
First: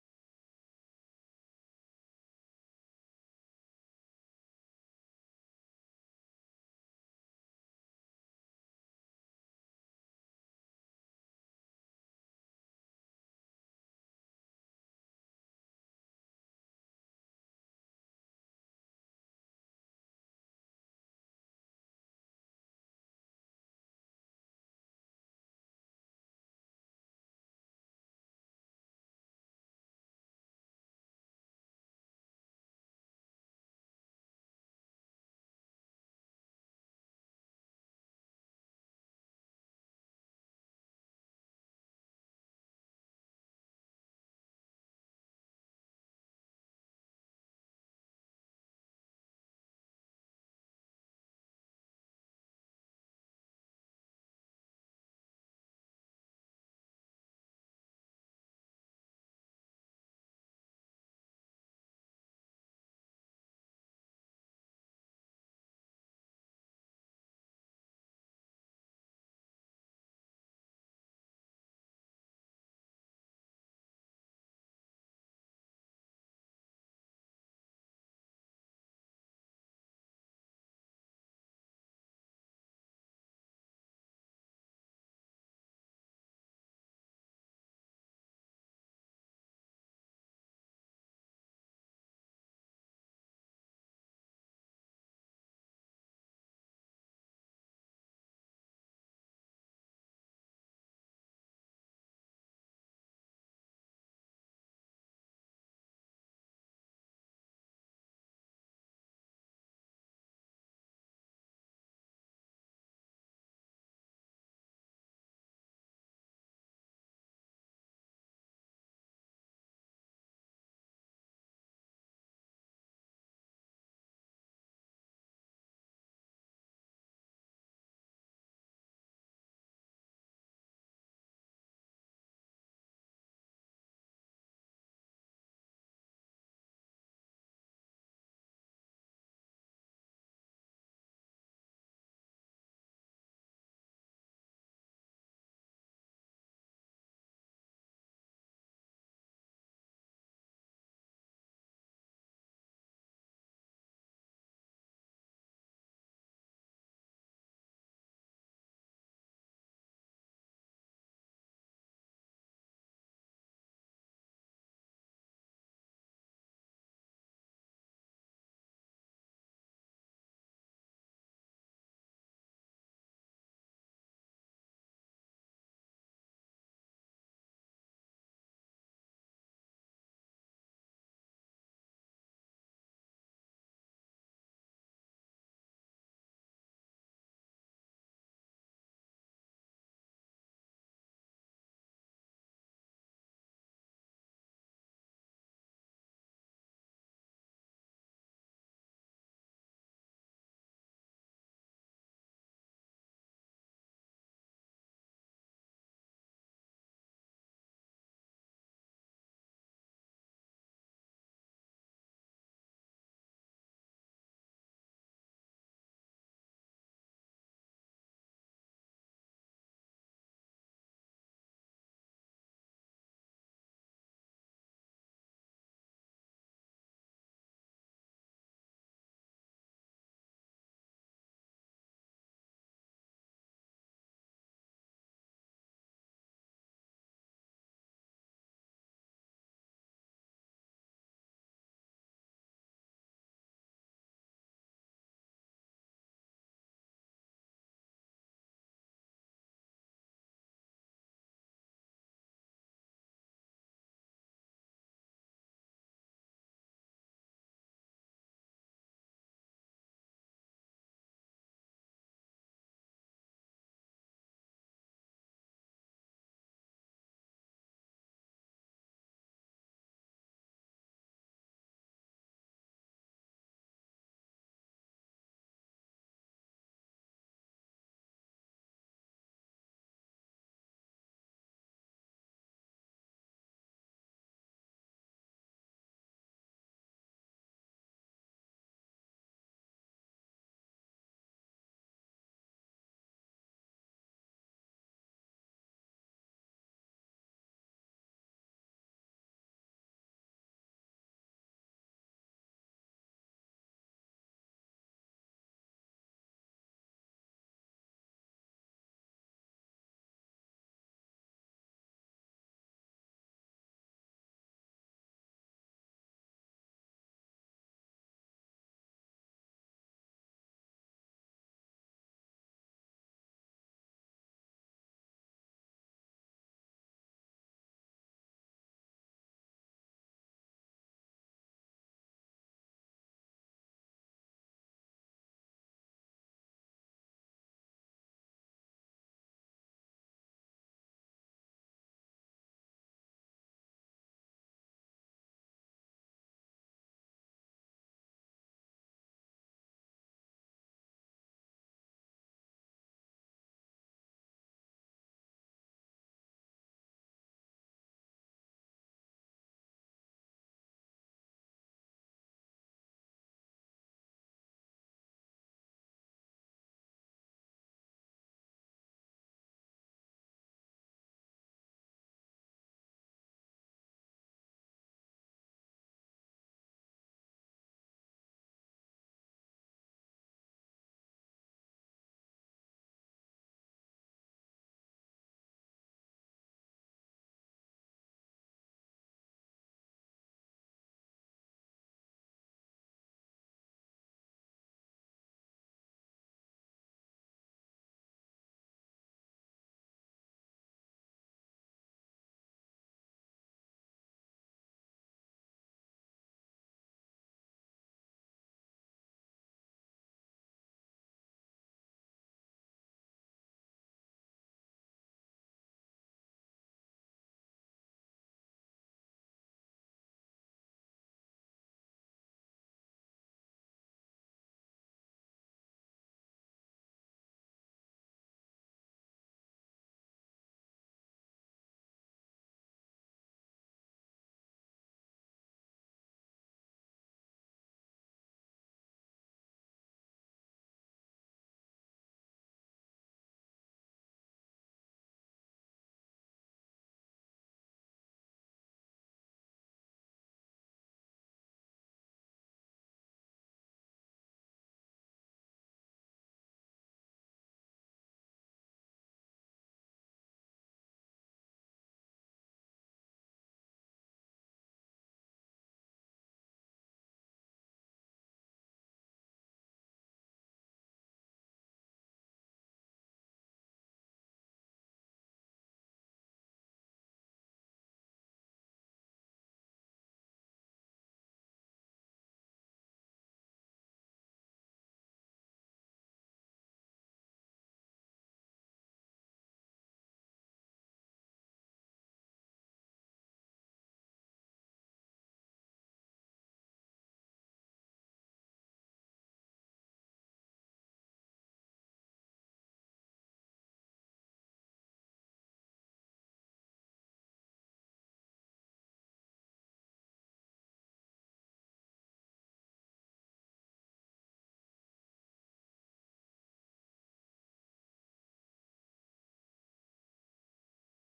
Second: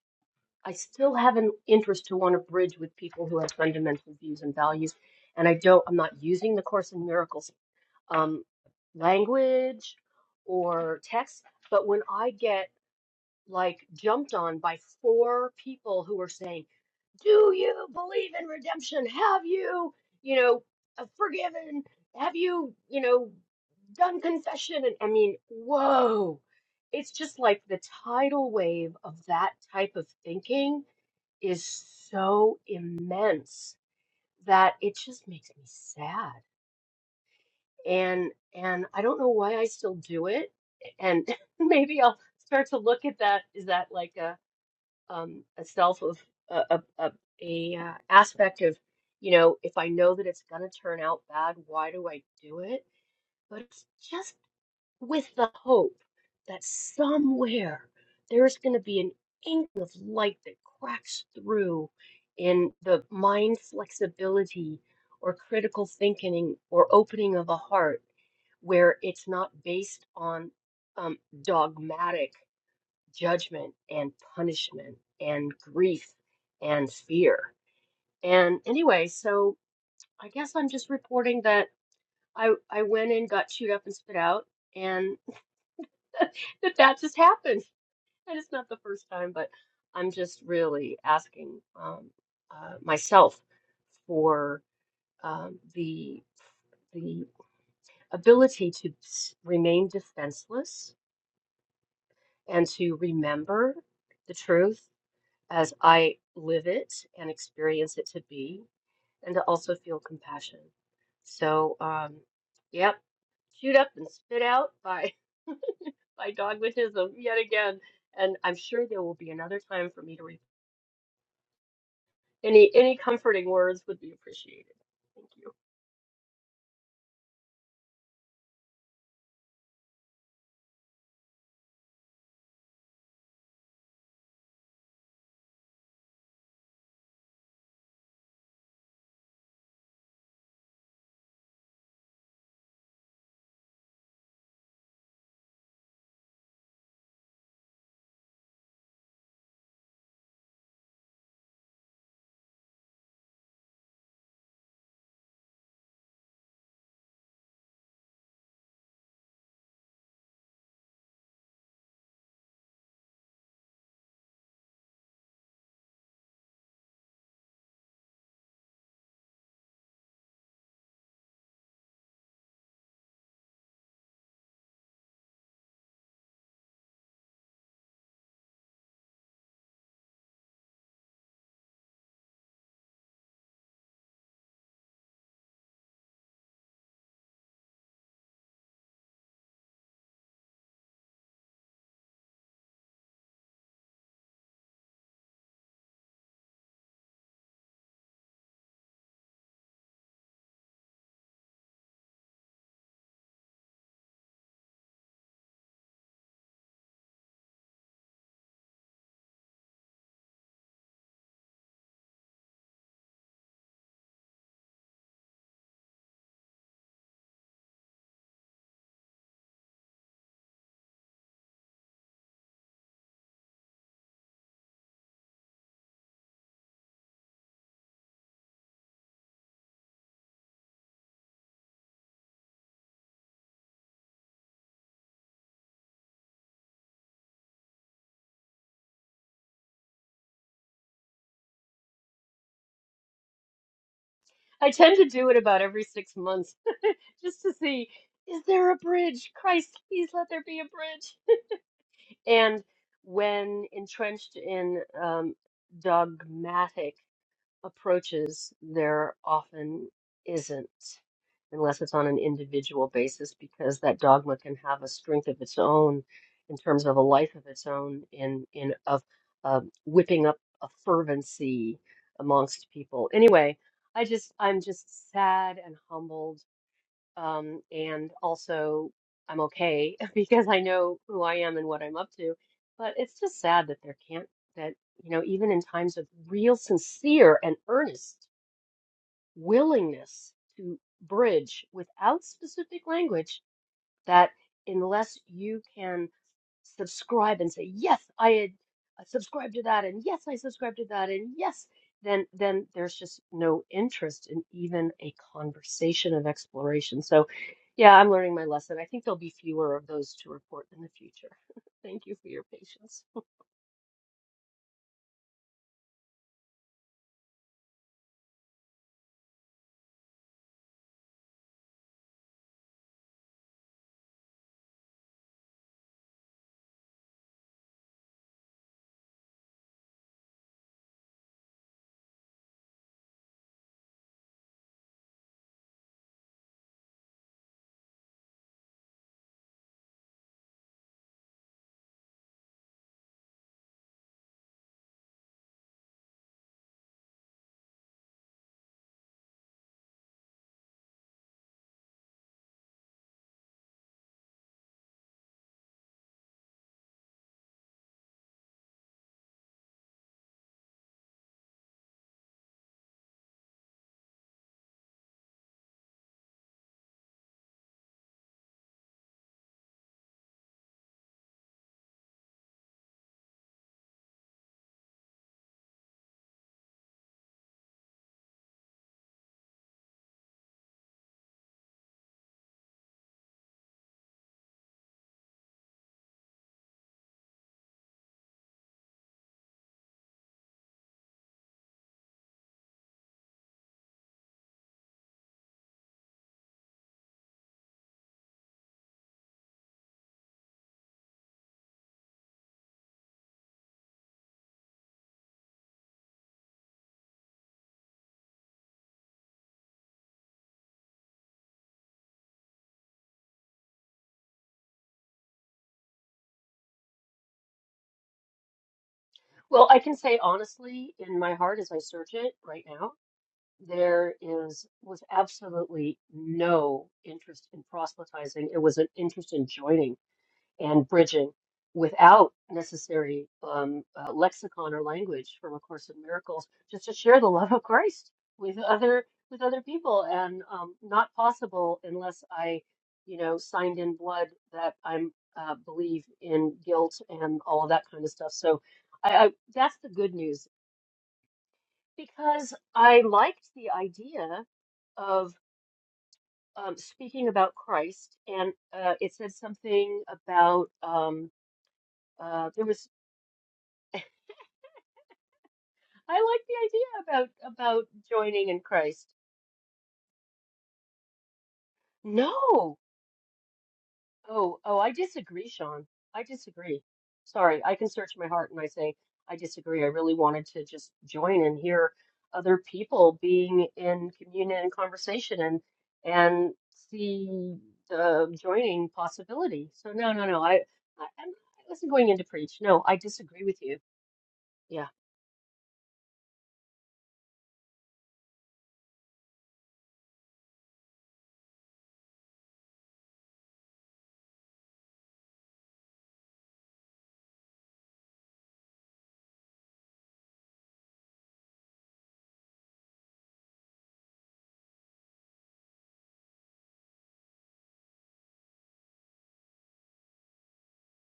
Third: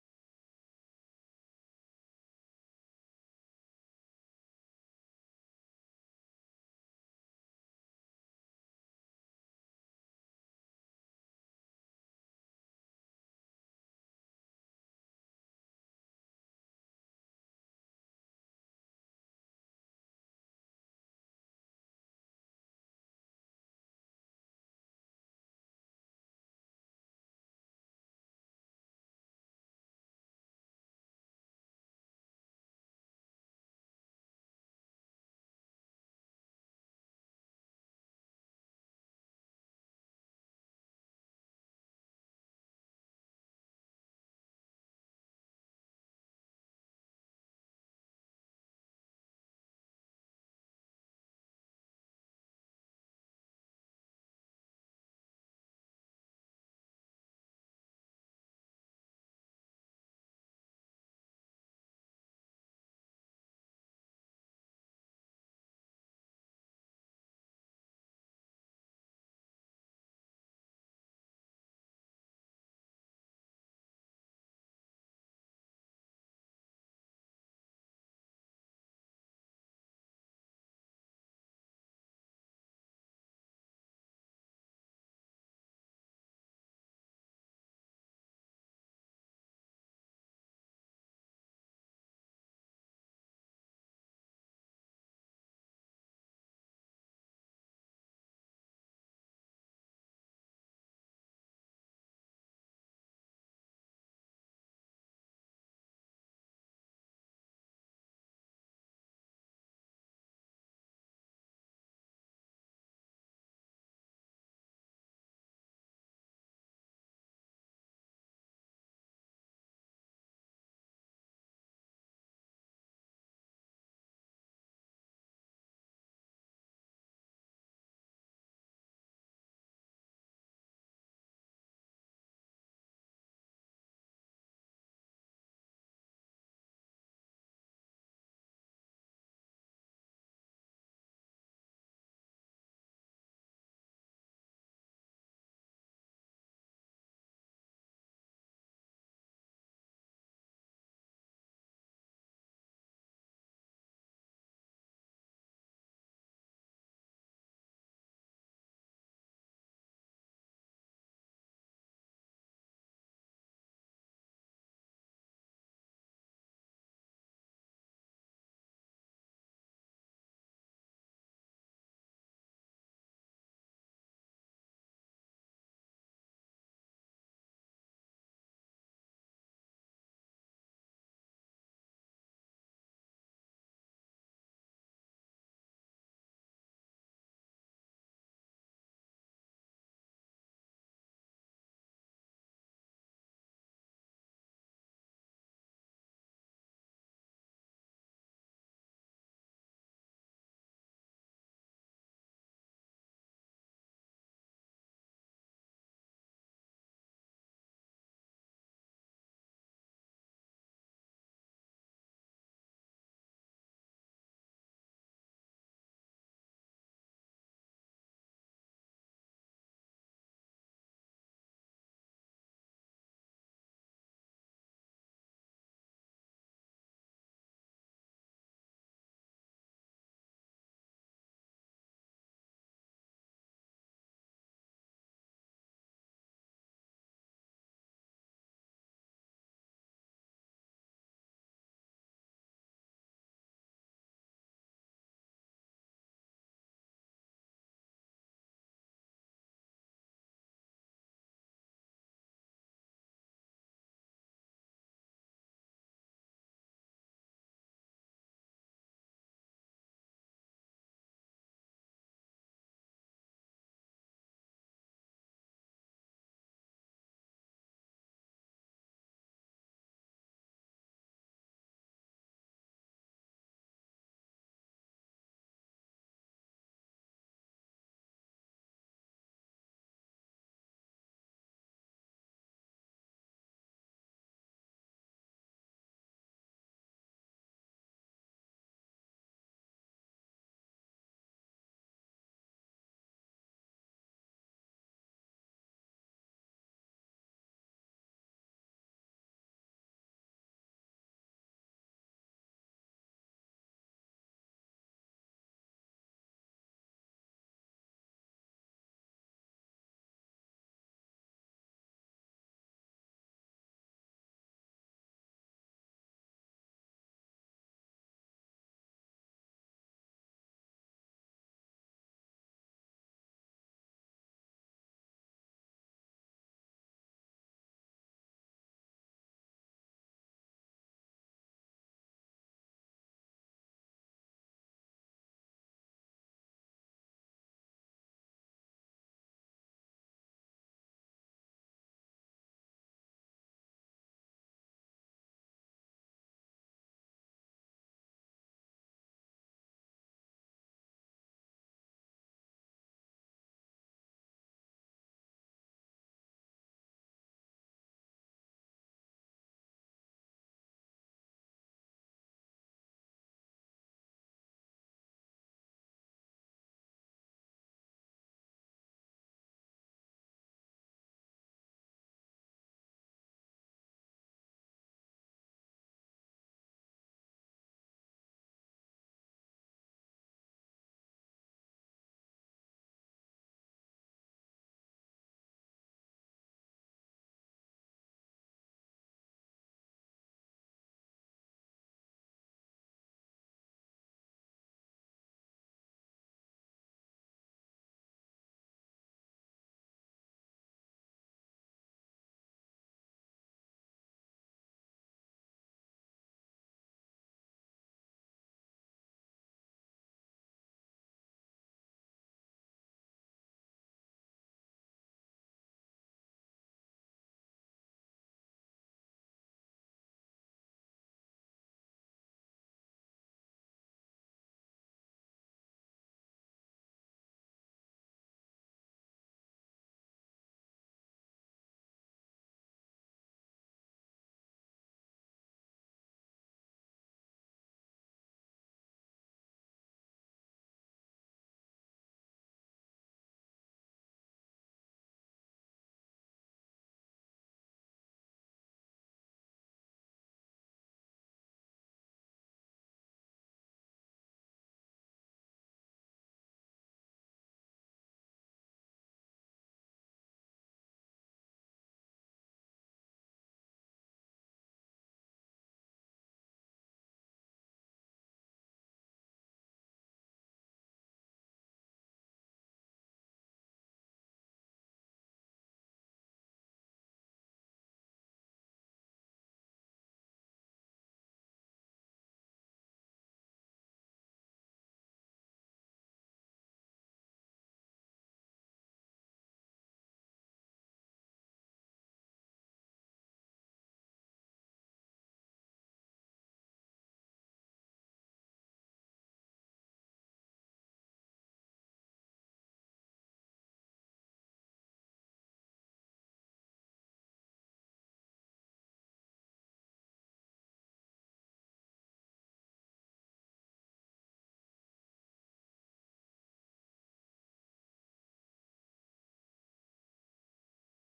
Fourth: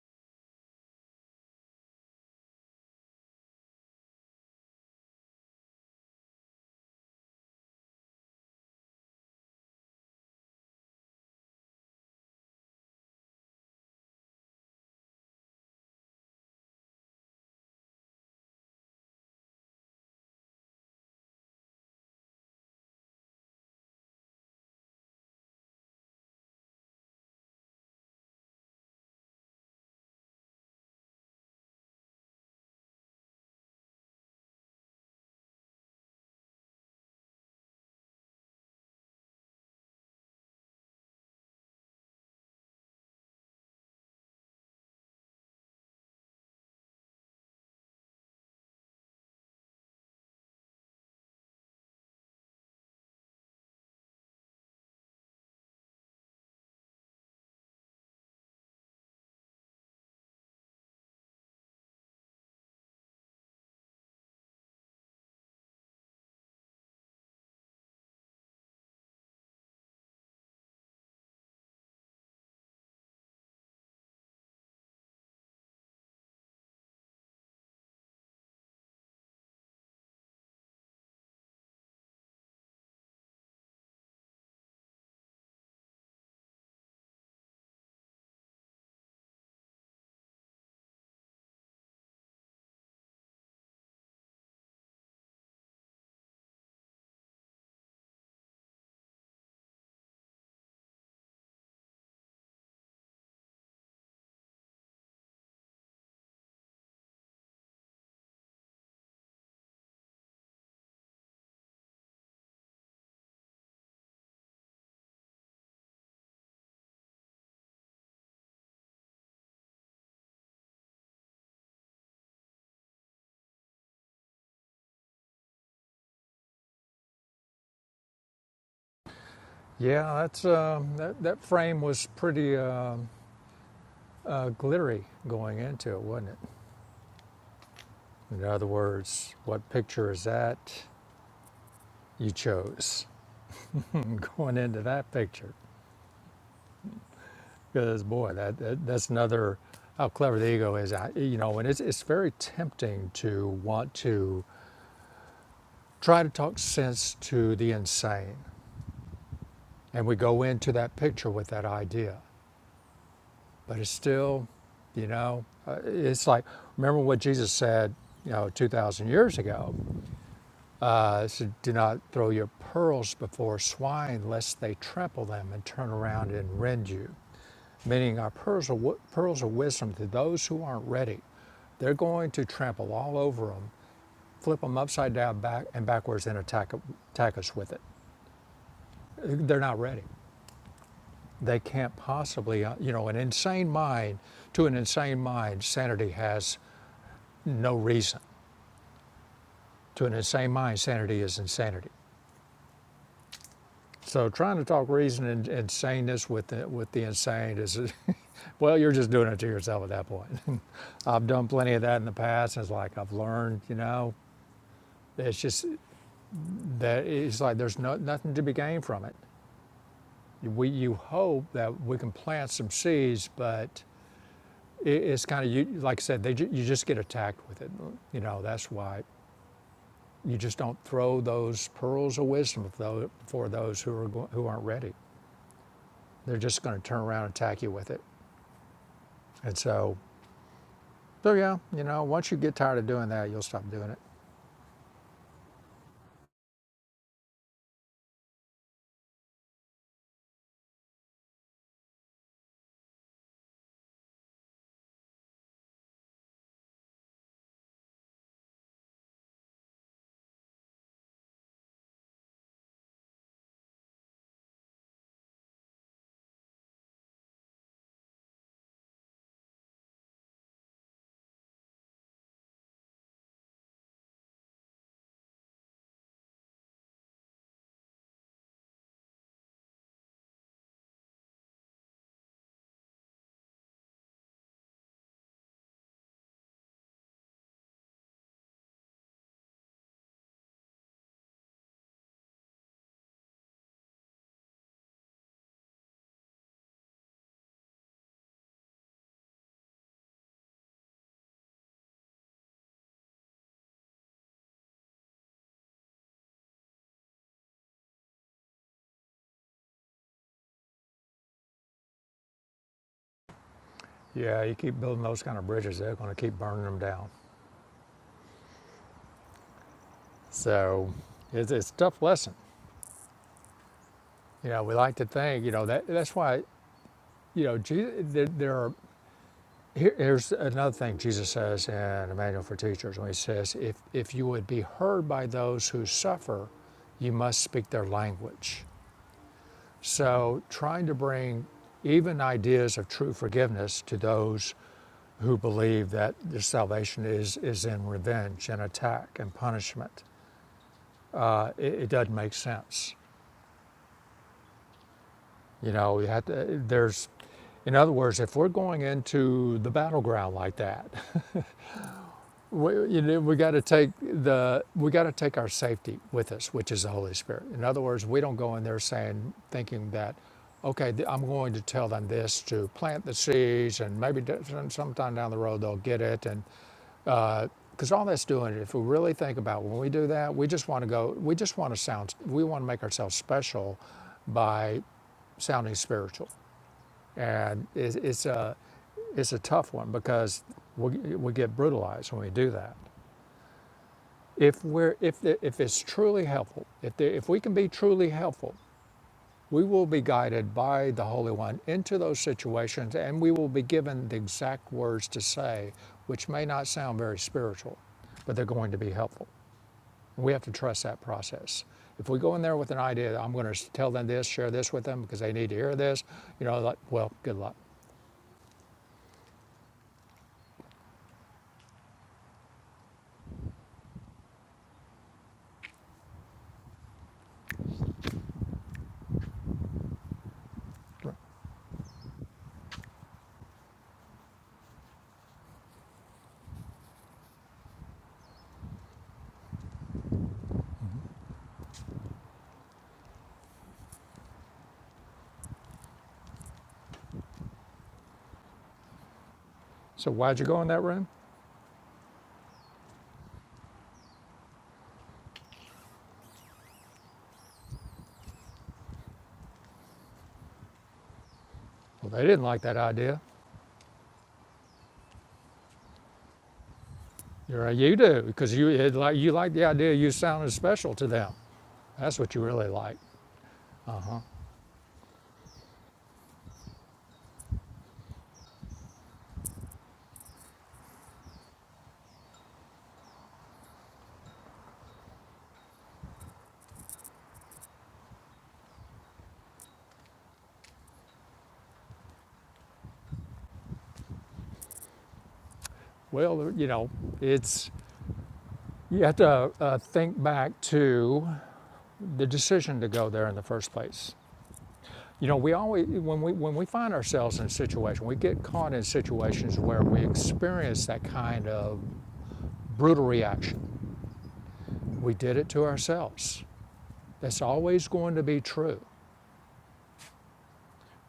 Speaker 4: I still have an interest to want to bridge with people who have fundamental views and values. And I don't. I'm not using the Course in Miracles um, language or text. But when I get like jumped on by four people who were saying, "Do you believe in redemption? Have you, you know, uh, forgiven? Have you, you know, done confession?" And I mean, whoa. It's just like the tidal wave of that type of thinking is so immense that it just makes me sad. And and I don't know why I still do it. And maybe I'll start to look at that. Is that like a um, a self of a, a, a, a uh, aspect of you know if i know that it's going to turn out bad why do i do it but it's just with the hope that somewhere there's going to be an ink of light that cracks through in the mind flexibility or critical thinking or opening of a heart where it's not based on um, dogmatic judgment and punishment and grief and fear. And anyway, so I guess I'm just reporting that I I went in, got chewed up and spit out, and that that just happened. And it's not the first time, but I'm just really asking um, uh, myself for um, the the ability to s- remain defenseless and to remember the truth as I live it and experience it to be, and to also feel compassion. So, um, yep, chewed up and spit out by by dogmatism yet again. And I'm sure there will be another time for me to read. Any any comforting words would be appreciated. Thank you.
Speaker 1: Yeah, that's um, that, that frame was pretty. um uh, glittery going into it, wasn't it? In other words, what picture is that you chose going into that picture? Because boy, that, that that's another how clever the ego is. I, you know, and it's it's very tempting to want to try to talk sense to the insane, and we go into that picture with that idea, but it's still, you know, uh, it's like remember what Jesus said, you know, two thousand years ago Uh, so do not throw your pearls before swine, lest they trample them and turn around and rend you. Meaning, our pearls of, pearls of wisdom to those who aren't ready, they're going to trample all over them, flip them upside down, back and backwards, and attack attack us with it. They're not ready. They can't possibly, uh, you know, an insane mind. To an insane mind, sanity has no reason. To an insane mind, sanity is insanity. So trying to talk reason and, and saneness with the, with the insane is, well, you're just doing it to yourself at that point. I've done plenty of that in the past. it's like I've learned, you know, it's just that it's like there's no, nothing to be gained from it. We you hope that we can plant some seeds, but it, it's kind of you like I said, they you just get attacked with it. You know that's why you just don't throw those pearls of wisdom for those who are who aren't ready. They're just going to turn around and attack you with it. And so So yeah, you know, once you get tired of doing that, you'll stop doing it.
Speaker 4: I tend to do it about every six months, just to see is there a bridge? Christ, please let there be a bridge. And when entrenched in um, dogmatic approaches, there often isn't, unless it's on an individual basis, because that dogma can have a strength of its own in terms of a life of its own in in of um whipping up a fervency amongst people. Anyway, I just I'm just sad and humbled um, and also, I'm okay because I know who I am and what I'm up to. But it's just sad that there can't, that, you know, even in times of real, sincere, and earnest willingness to bridge without specific language that unless you can subscribe and say yes i had I subscribed to that and yes i subscribed to that and yes then then there's just no interest in even a conversation of exploration so yeah i'm learning my lesson i think there'll be fewer of those to report in the future thank you for your patience
Speaker 1: Yeah, you keep building those kind of bridges, they're going to keep burning them down. So it's, it's a tough lesson. You know, we like to think, you know, that that's why, you know, Jesus, there, there are, here, here's another thing Jesus says in the Manual for Teachers when he says, if, if you would be heard by those who suffer, you must speak their language. So trying to bring even ideas of true forgiveness to those who believe that their salvation is, is in revenge and attack and punishment. Uh, it, it doesn't make sense. You know, you have to, there's, in other words, if we're going into the battleground like that, we, you know, we got to take the we got to take our safety with us, which is the Holy Spirit. In other words, we don't go in there saying, thinking that, okay, I'm going to tell them this to plant the seeds, and maybe sometime down the road they'll get it, and Because uh, all that's doing it, if we really think about when we do that, we just want to go, we just want to sound, we want to make ourselves special by sounding spiritual. And it's, it's, a, it's a tough one because we, we get brutalized when we do that. If, we're, if, the, if it's truly helpful, if, the, if we can be truly helpful, we will be guided by the Holy One into those situations and we will be given the exact words to say, which may not sound very spiritual, but they're going to be helpful. We have to trust that process. If we go in there with an idea, that I'm going to tell them this, share this with them because they need to hear this, you know, like, well, good luck.
Speaker 4: well i can say honestly in my heart as i search it right now there is was absolutely no interest in proselytizing it was an interest in joining and bridging without necessary um, uh, lexicon or language from A Course in Miracles, just to share the love of Christ with other with other people, and um, not possible unless I, you know, signed in blood that I'm uh, believe in guilt and all of that kind of stuff. So, I, I that's the
Speaker 1: So
Speaker 4: good
Speaker 1: why'd you
Speaker 4: news
Speaker 1: go in that room?
Speaker 4: because I liked the idea of um, speaking about Christ, and uh, it said something about. Um,
Speaker 1: Well, they didn't
Speaker 4: uh,
Speaker 1: like
Speaker 4: there
Speaker 1: that
Speaker 4: was
Speaker 1: idea.
Speaker 4: I like the idea about
Speaker 1: You're like,
Speaker 4: about
Speaker 1: you do
Speaker 4: joining
Speaker 1: because
Speaker 4: in
Speaker 1: you it,
Speaker 4: Christ.
Speaker 1: like you like the idea. You sounded special to them. That's what you really
Speaker 4: No.
Speaker 1: like.
Speaker 4: Oh, oh, I disagree, Sean. I disagree. Sorry, I can search my heart and I say I disagree. I really wanted to just join and hear other people being in communion and conversation and and see the joining possibility. So no, no, no. I, I I'm- I wasn't going in to preach. No, I disagree with you. Yeah.
Speaker 1: Well, you know, it's you have to uh, think back to the decision to go there in the first place. You know, we always when we when we find ourselves in a situation, we get caught in situations where we experience that kind of brutal reaction. We did it to ourselves. That's always going to be true.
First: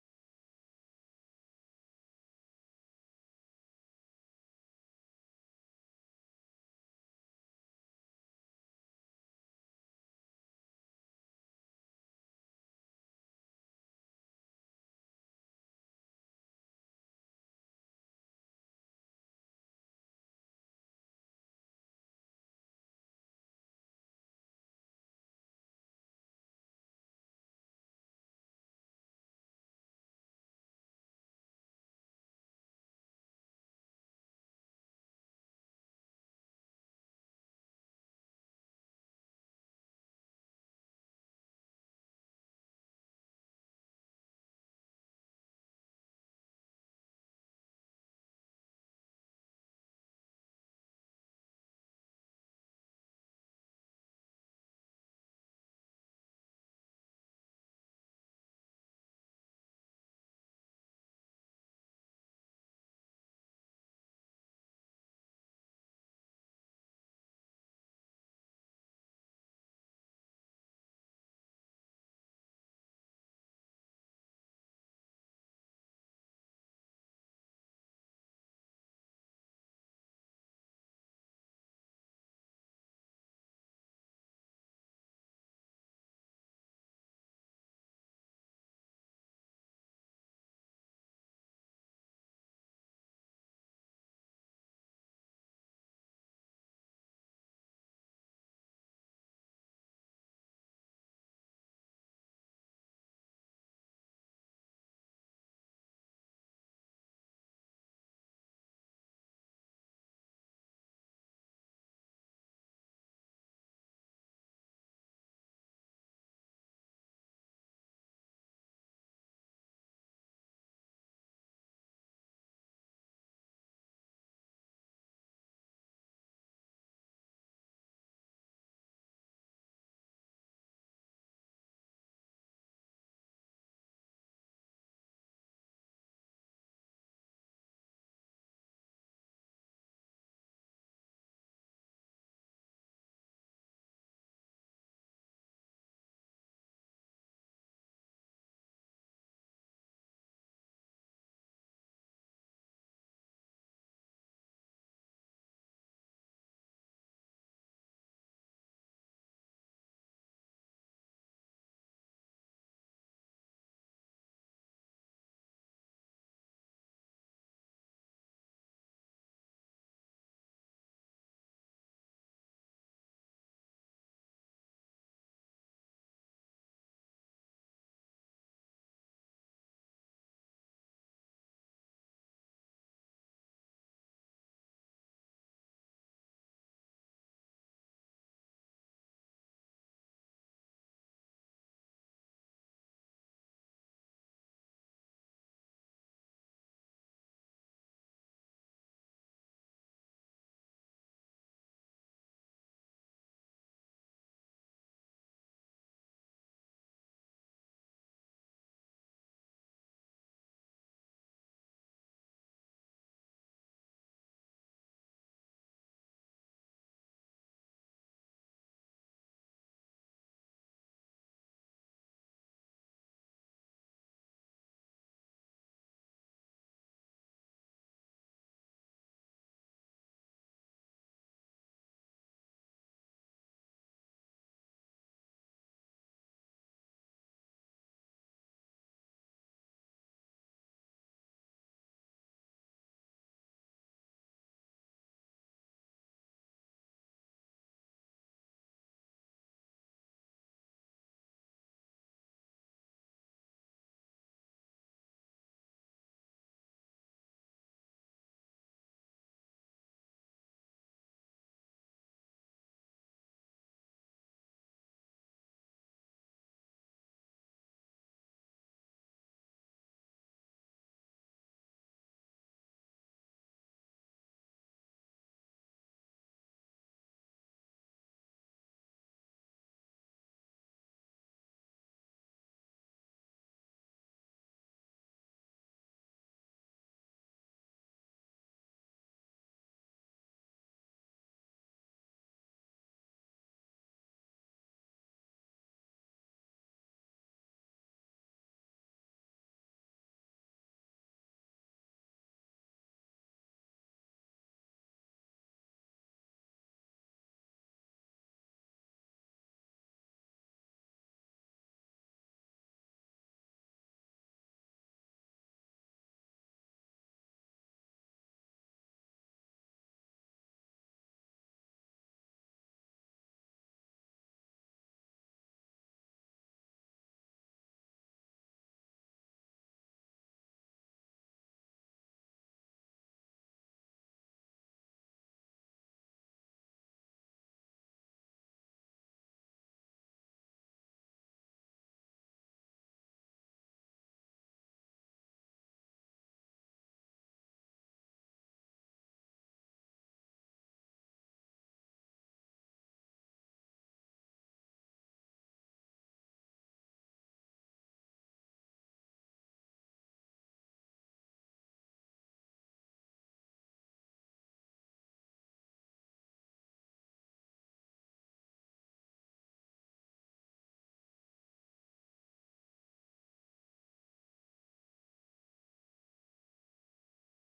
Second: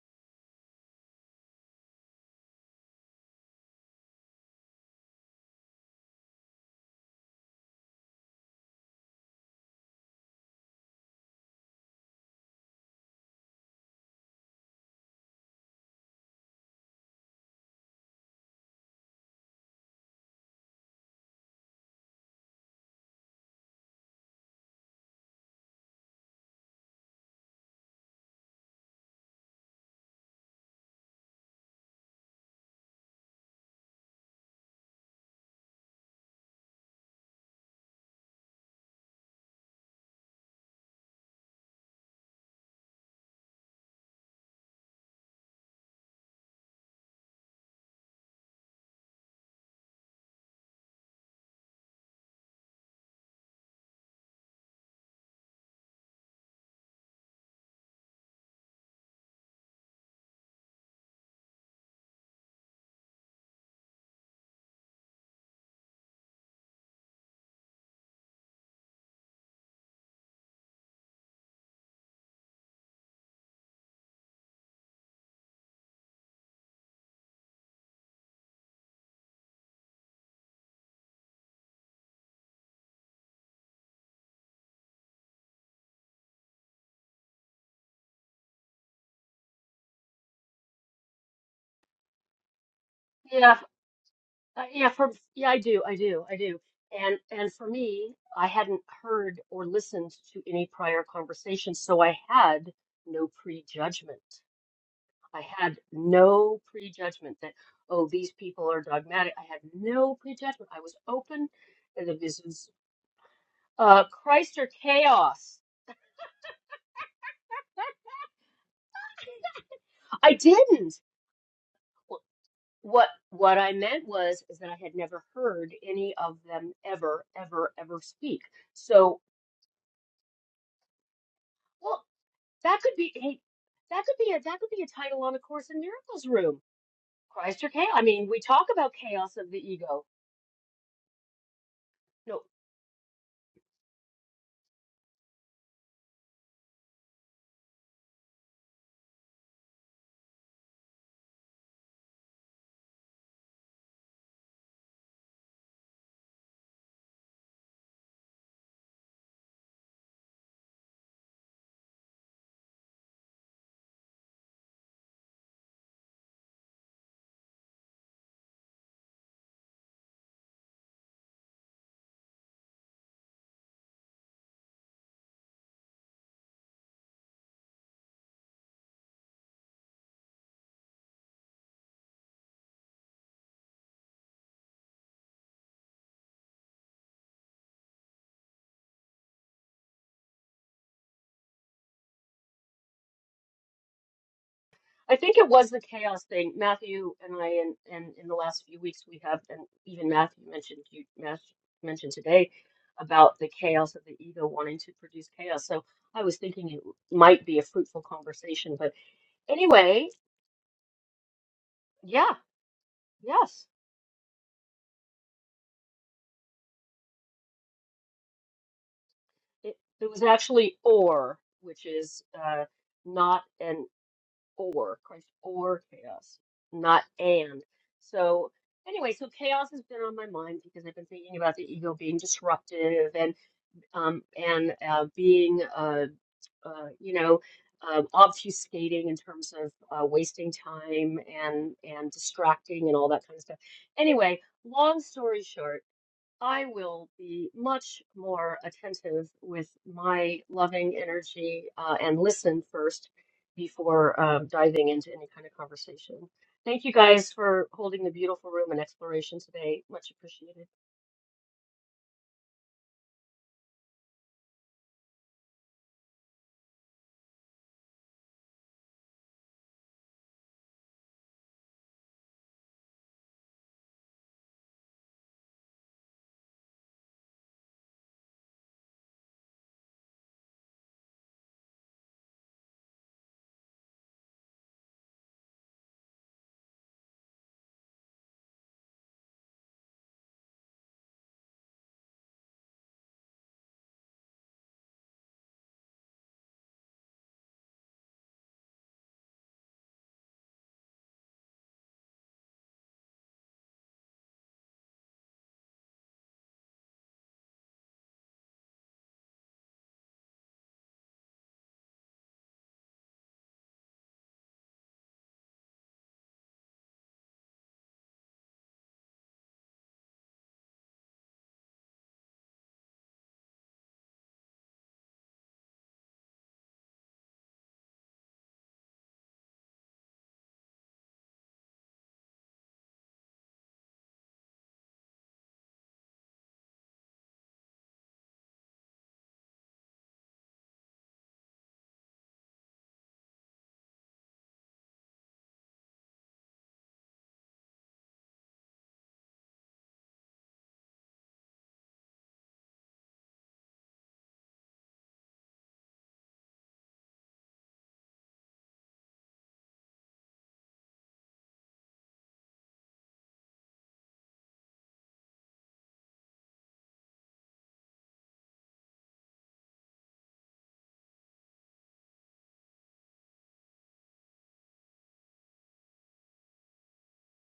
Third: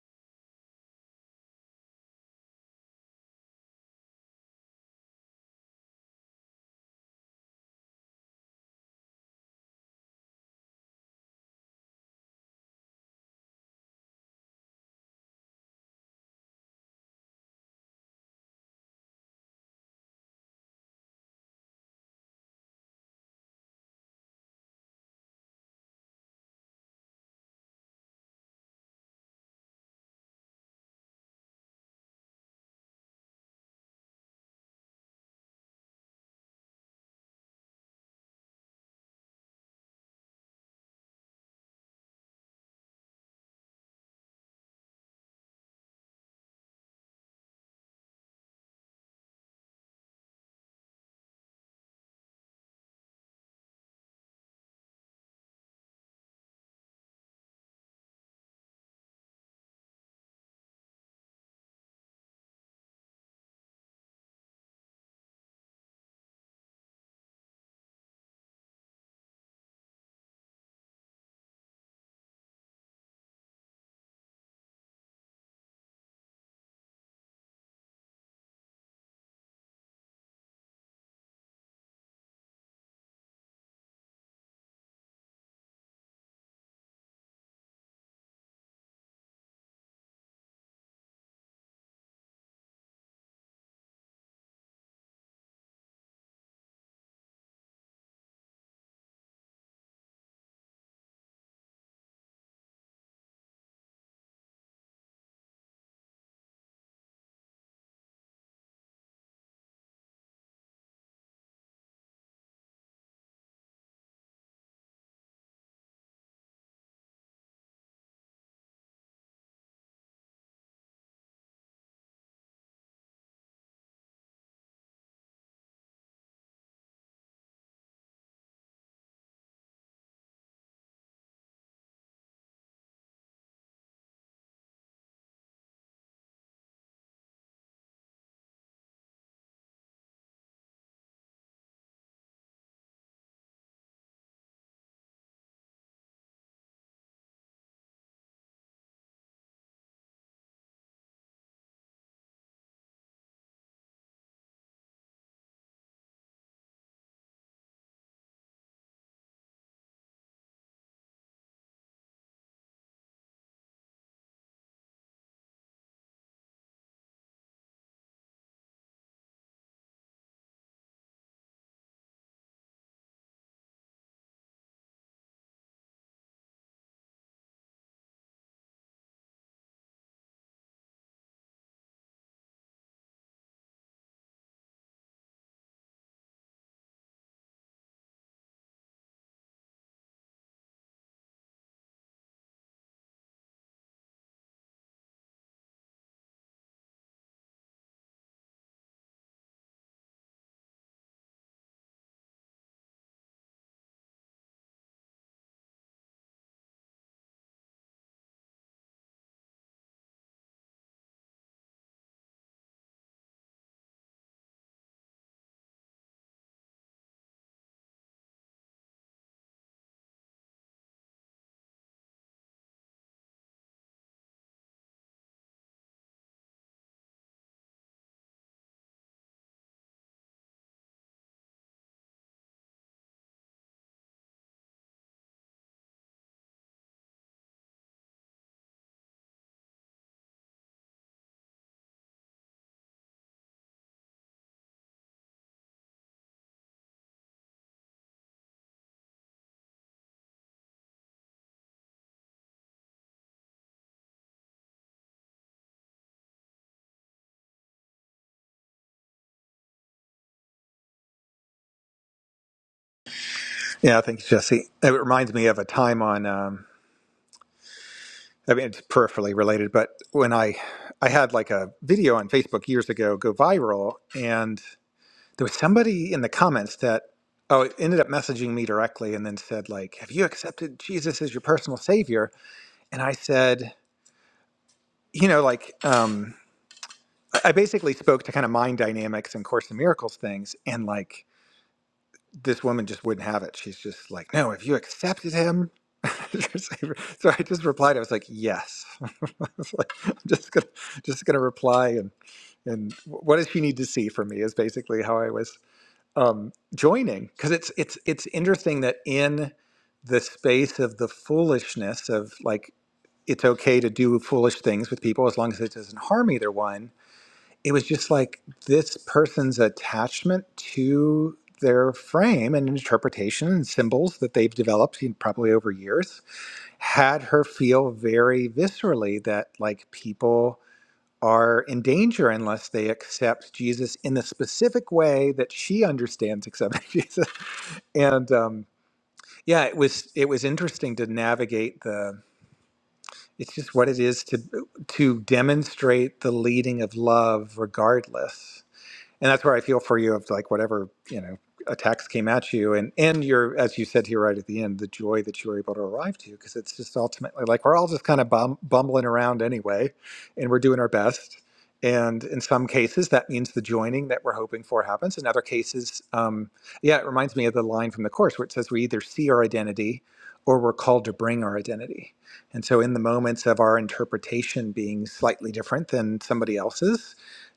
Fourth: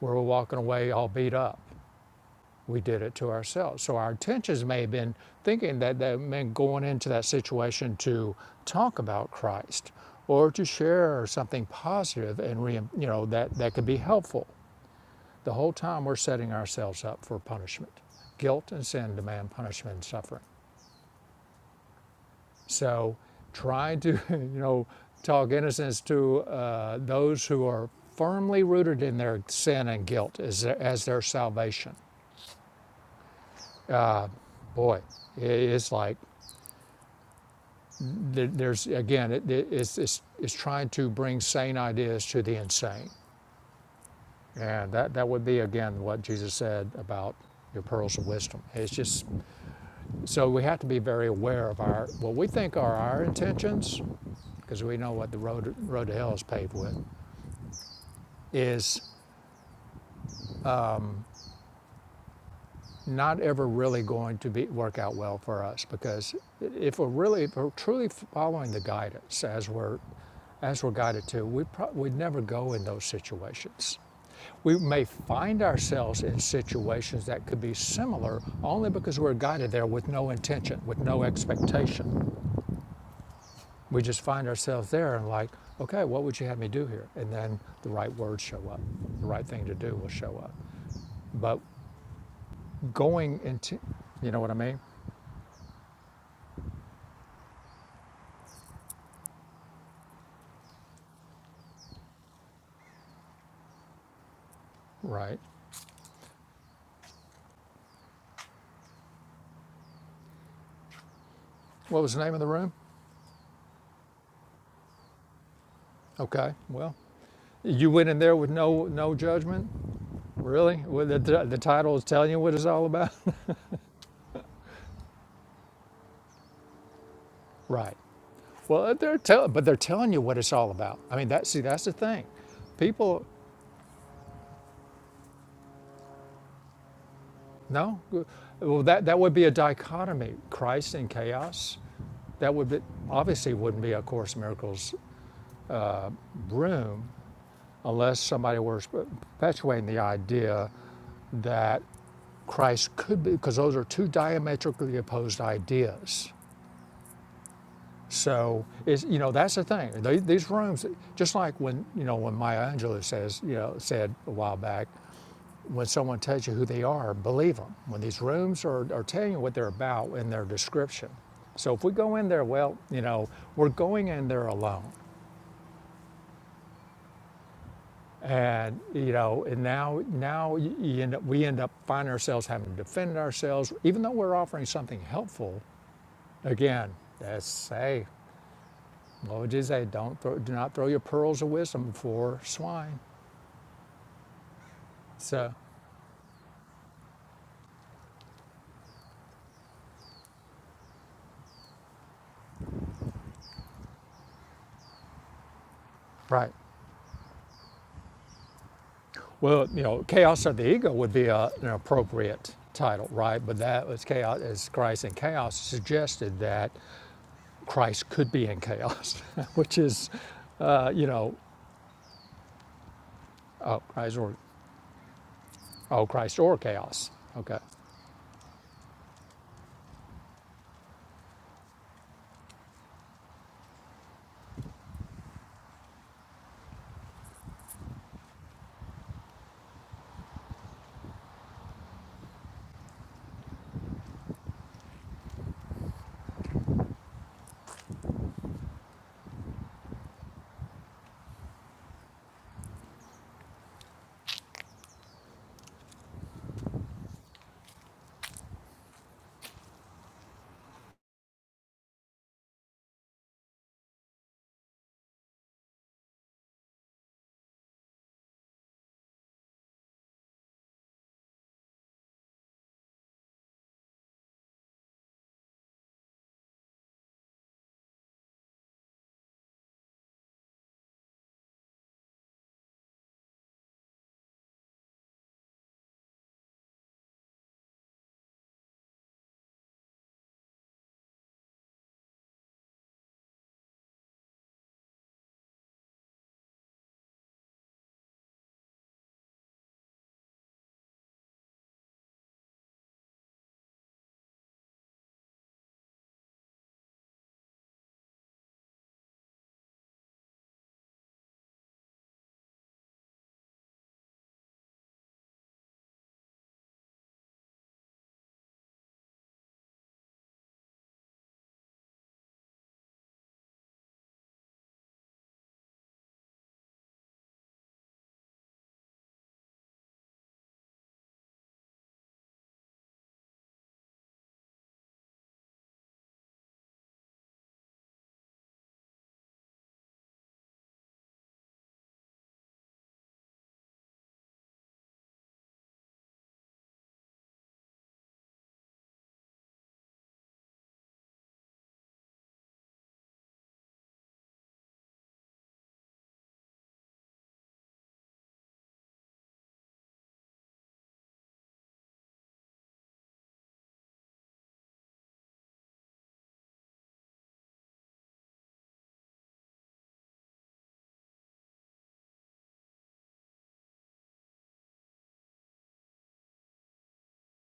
Speaker 1: Where we're walking away all beat up. We did it to ourselves. So our intentions may have been thinking that that meant going into that situation to talk about Christ or to share something positive and you know that that could be helpful The whole time we're setting ourselves up for punishment. Guilt and sin demand punishment and suffering. So try to, you know, talk innocence to uh, those who are firmly rooted in their sin and guilt as their, as their salvation. Boy, it's like there's again, it- it's, it's, it's trying to bring sane ideas to the insane. And that, that would be again what Jesus said about your pearls of wisdom. It's just So we have to be very aware of our what we think are our intentions, because we know what the road road to hell is paved with, is not ever really going to be work out well for us. Because if we're really if we're truly following the guidance as we're as we're guided to, we pro- we'd never go in those situations. We may find ourselves in situations that could be similar only because we're guided there with no intention, with no expectation. We just find ourselves there and like, okay, what would you have me do here? And then the right words show up, the right thing to do will show up. But going
Speaker 4: Yeah,
Speaker 1: into, you know what I
Speaker 4: Uh,
Speaker 1: mean?
Speaker 4: yeah, for yeah, I do, I do, I do. And and for me, I hadn't heard or listened to any prior conversations, so I had no prejudgment.
Speaker 1: Right.
Speaker 4: I had no prejudgment that, oh, these people are dogmatic. I had no prejudgment. I was open,
Speaker 1: What
Speaker 4: and
Speaker 1: was
Speaker 4: that
Speaker 1: the name
Speaker 4: this
Speaker 1: of the
Speaker 4: is
Speaker 1: room?
Speaker 4: uh, Christ or chaos.
Speaker 1: Okay, well, you went in there with no no judgment,
Speaker 4: I
Speaker 1: really?
Speaker 4: didn't.
Speaker 1: Well, the, the, the title is
Speaker 4: Wh-
Speaker 1: telling you what it's all
Speaker 4: What
Speaker 1: about,
Speaker 4: what I meant was is that I had never heard any of them ever, ever,
Speaker 1: right?
Speaker 4: ever speak.
Speaker 1: Well, uh, they're
Speaker 4: So.
Speaker 1: tell, but they're telling you what it's all about. I mean, that see, that's the
Speaker 4: well,
Speaker 1: thing.
Speaker 4: That could be
Speaker 1: People,
Speaker 4: hey, that could be a that could be a title on a Course in Miracles room. Christ or chaos.
Speaker 1: no,
Speaker 4: I mean, we talk
Speaker 1: well,
Speaker 4: about
Speaker 1: that that would
Speaker 4: chaos
Speaker 1: be
Speaker 4: of
Speaker 1: a
Speaker 4: the ego.
Speaker 1: dichotomy: Christ and chaos
Speaker 4: No,
Speaker 1: That would be, obviously wouldn't be A Course in Miracles room unless somebody were perpetuating the idea that Christ could be, because those are two diametrically opposed ideas. So it's, you know that's the thing. They, these rooms, just like when you know when Maya Angelou says you know said a while back, when someone tells you who they are, believe them. When these rooms are, are telling you what they're about in their description. So if we go in there, well, you know, we're going in there alone. And you know, and now now you end up, we end up finding ourselves having to defend ourselves, even though we're offering something helpful. Again, that's hey, what would you say? Don't throw, do not throw your pearls of wisdom before swine.
Speaker 4: I think it
Speaker 1: So,
Speaker 4: was the chaos thing. Matthew and I, and and in the last few weeks, we have, and even Matthew mentioned you Matt mentioned today about the chaos of the ego wanting to produce chaos. So I was
Speaker 1: right.
Speaker 4: thinking it might be a fruitful conversation. But
Speaker 1: Well, you know,
Speaker 4: anyway,
Speaker 1: chaos of the ego would be a, an
Speaker 4: yeah,
Speaker 1: appropriate title, right? But
Speaker 4: yes,
Speaker 1: that was chaos as Christ in chaos suggested that Christ could be in chaos,
Speaker 4: it,
Speaker 1: which
Speaker 4: it
Speaker 1: is,
Speaker 4: was actually
Speaker 1: uh, you know,
Speaker 4: or, which is uh, not an
Speaker 1: oh Christ or
Speaker 4: or Christ or
Speaker 1: oh
Speaker 4: chaos,
Speaker 1: Christ or
Speaker 4: not
Speaker 1: chaos. Okay,
Speaker 4: and. So anyway, so chaos has been on my mind because I've been thinking about the ego being disruptive and um and uh, being uh, uh you know uh, obfuscating in terms of uh, wasting time and and distracting and all that kind of stuff. Anyway, long story short. I will be much more attentive with my loving energy uh, and listen first before um, diving into any kind of conversation. Thank you guys for holding the beautiful room and exploration today. Much appreciated.
Speaker 2: Yeah, thanks, Jesse. It reminds me of a time on. Um, I mean, it's peripherally related, but when I I had like a video on Facebook years ago go viral, and there was somebody in the comments that oh it ended up messaging me directly and then said like Have you accepted Jesus as your personal savior? And I said, you know, like. Um, I basically spoke to kind of mind dynamics and Course in Miracles things, and like this woman just wouldn't have it. She's just like, "No, have you accepted him?" so I just replied. I was like, "Yes." I was like, I'm just gonna just gonna reply and and what does she need to see from me is basically how I was um, joining because it's it's it's interesting that in the space of the foolishness of like it's okay to do foolish things with people as long as it doesn't harm either one it was just like this person's attachment to their frame and interpretation and symbols that they've developed in- probably over years had her feel very viscerally that like people are in danger unless they accept Jesus in the specific way that she understands accepting Jesus. And um, yeah, it was it was interesting to navigate the. It's just what it is to to demonstrate the leading of love, regardless and that's where I feel for you of like whatever you know attacks came at you and and your as you said here right at the end the joy that you were able to arrive to because it's just ultimately like we're all just kind of bum, bumbling around anyway and we're doing our best and in some cases that means the joining that we're hoping for happens in other cases um, yeah it reminds me of the line from the course where it says we either see our identity or we're called to bring our identity and so in the moments of our interpretation being slightly different than somebody else's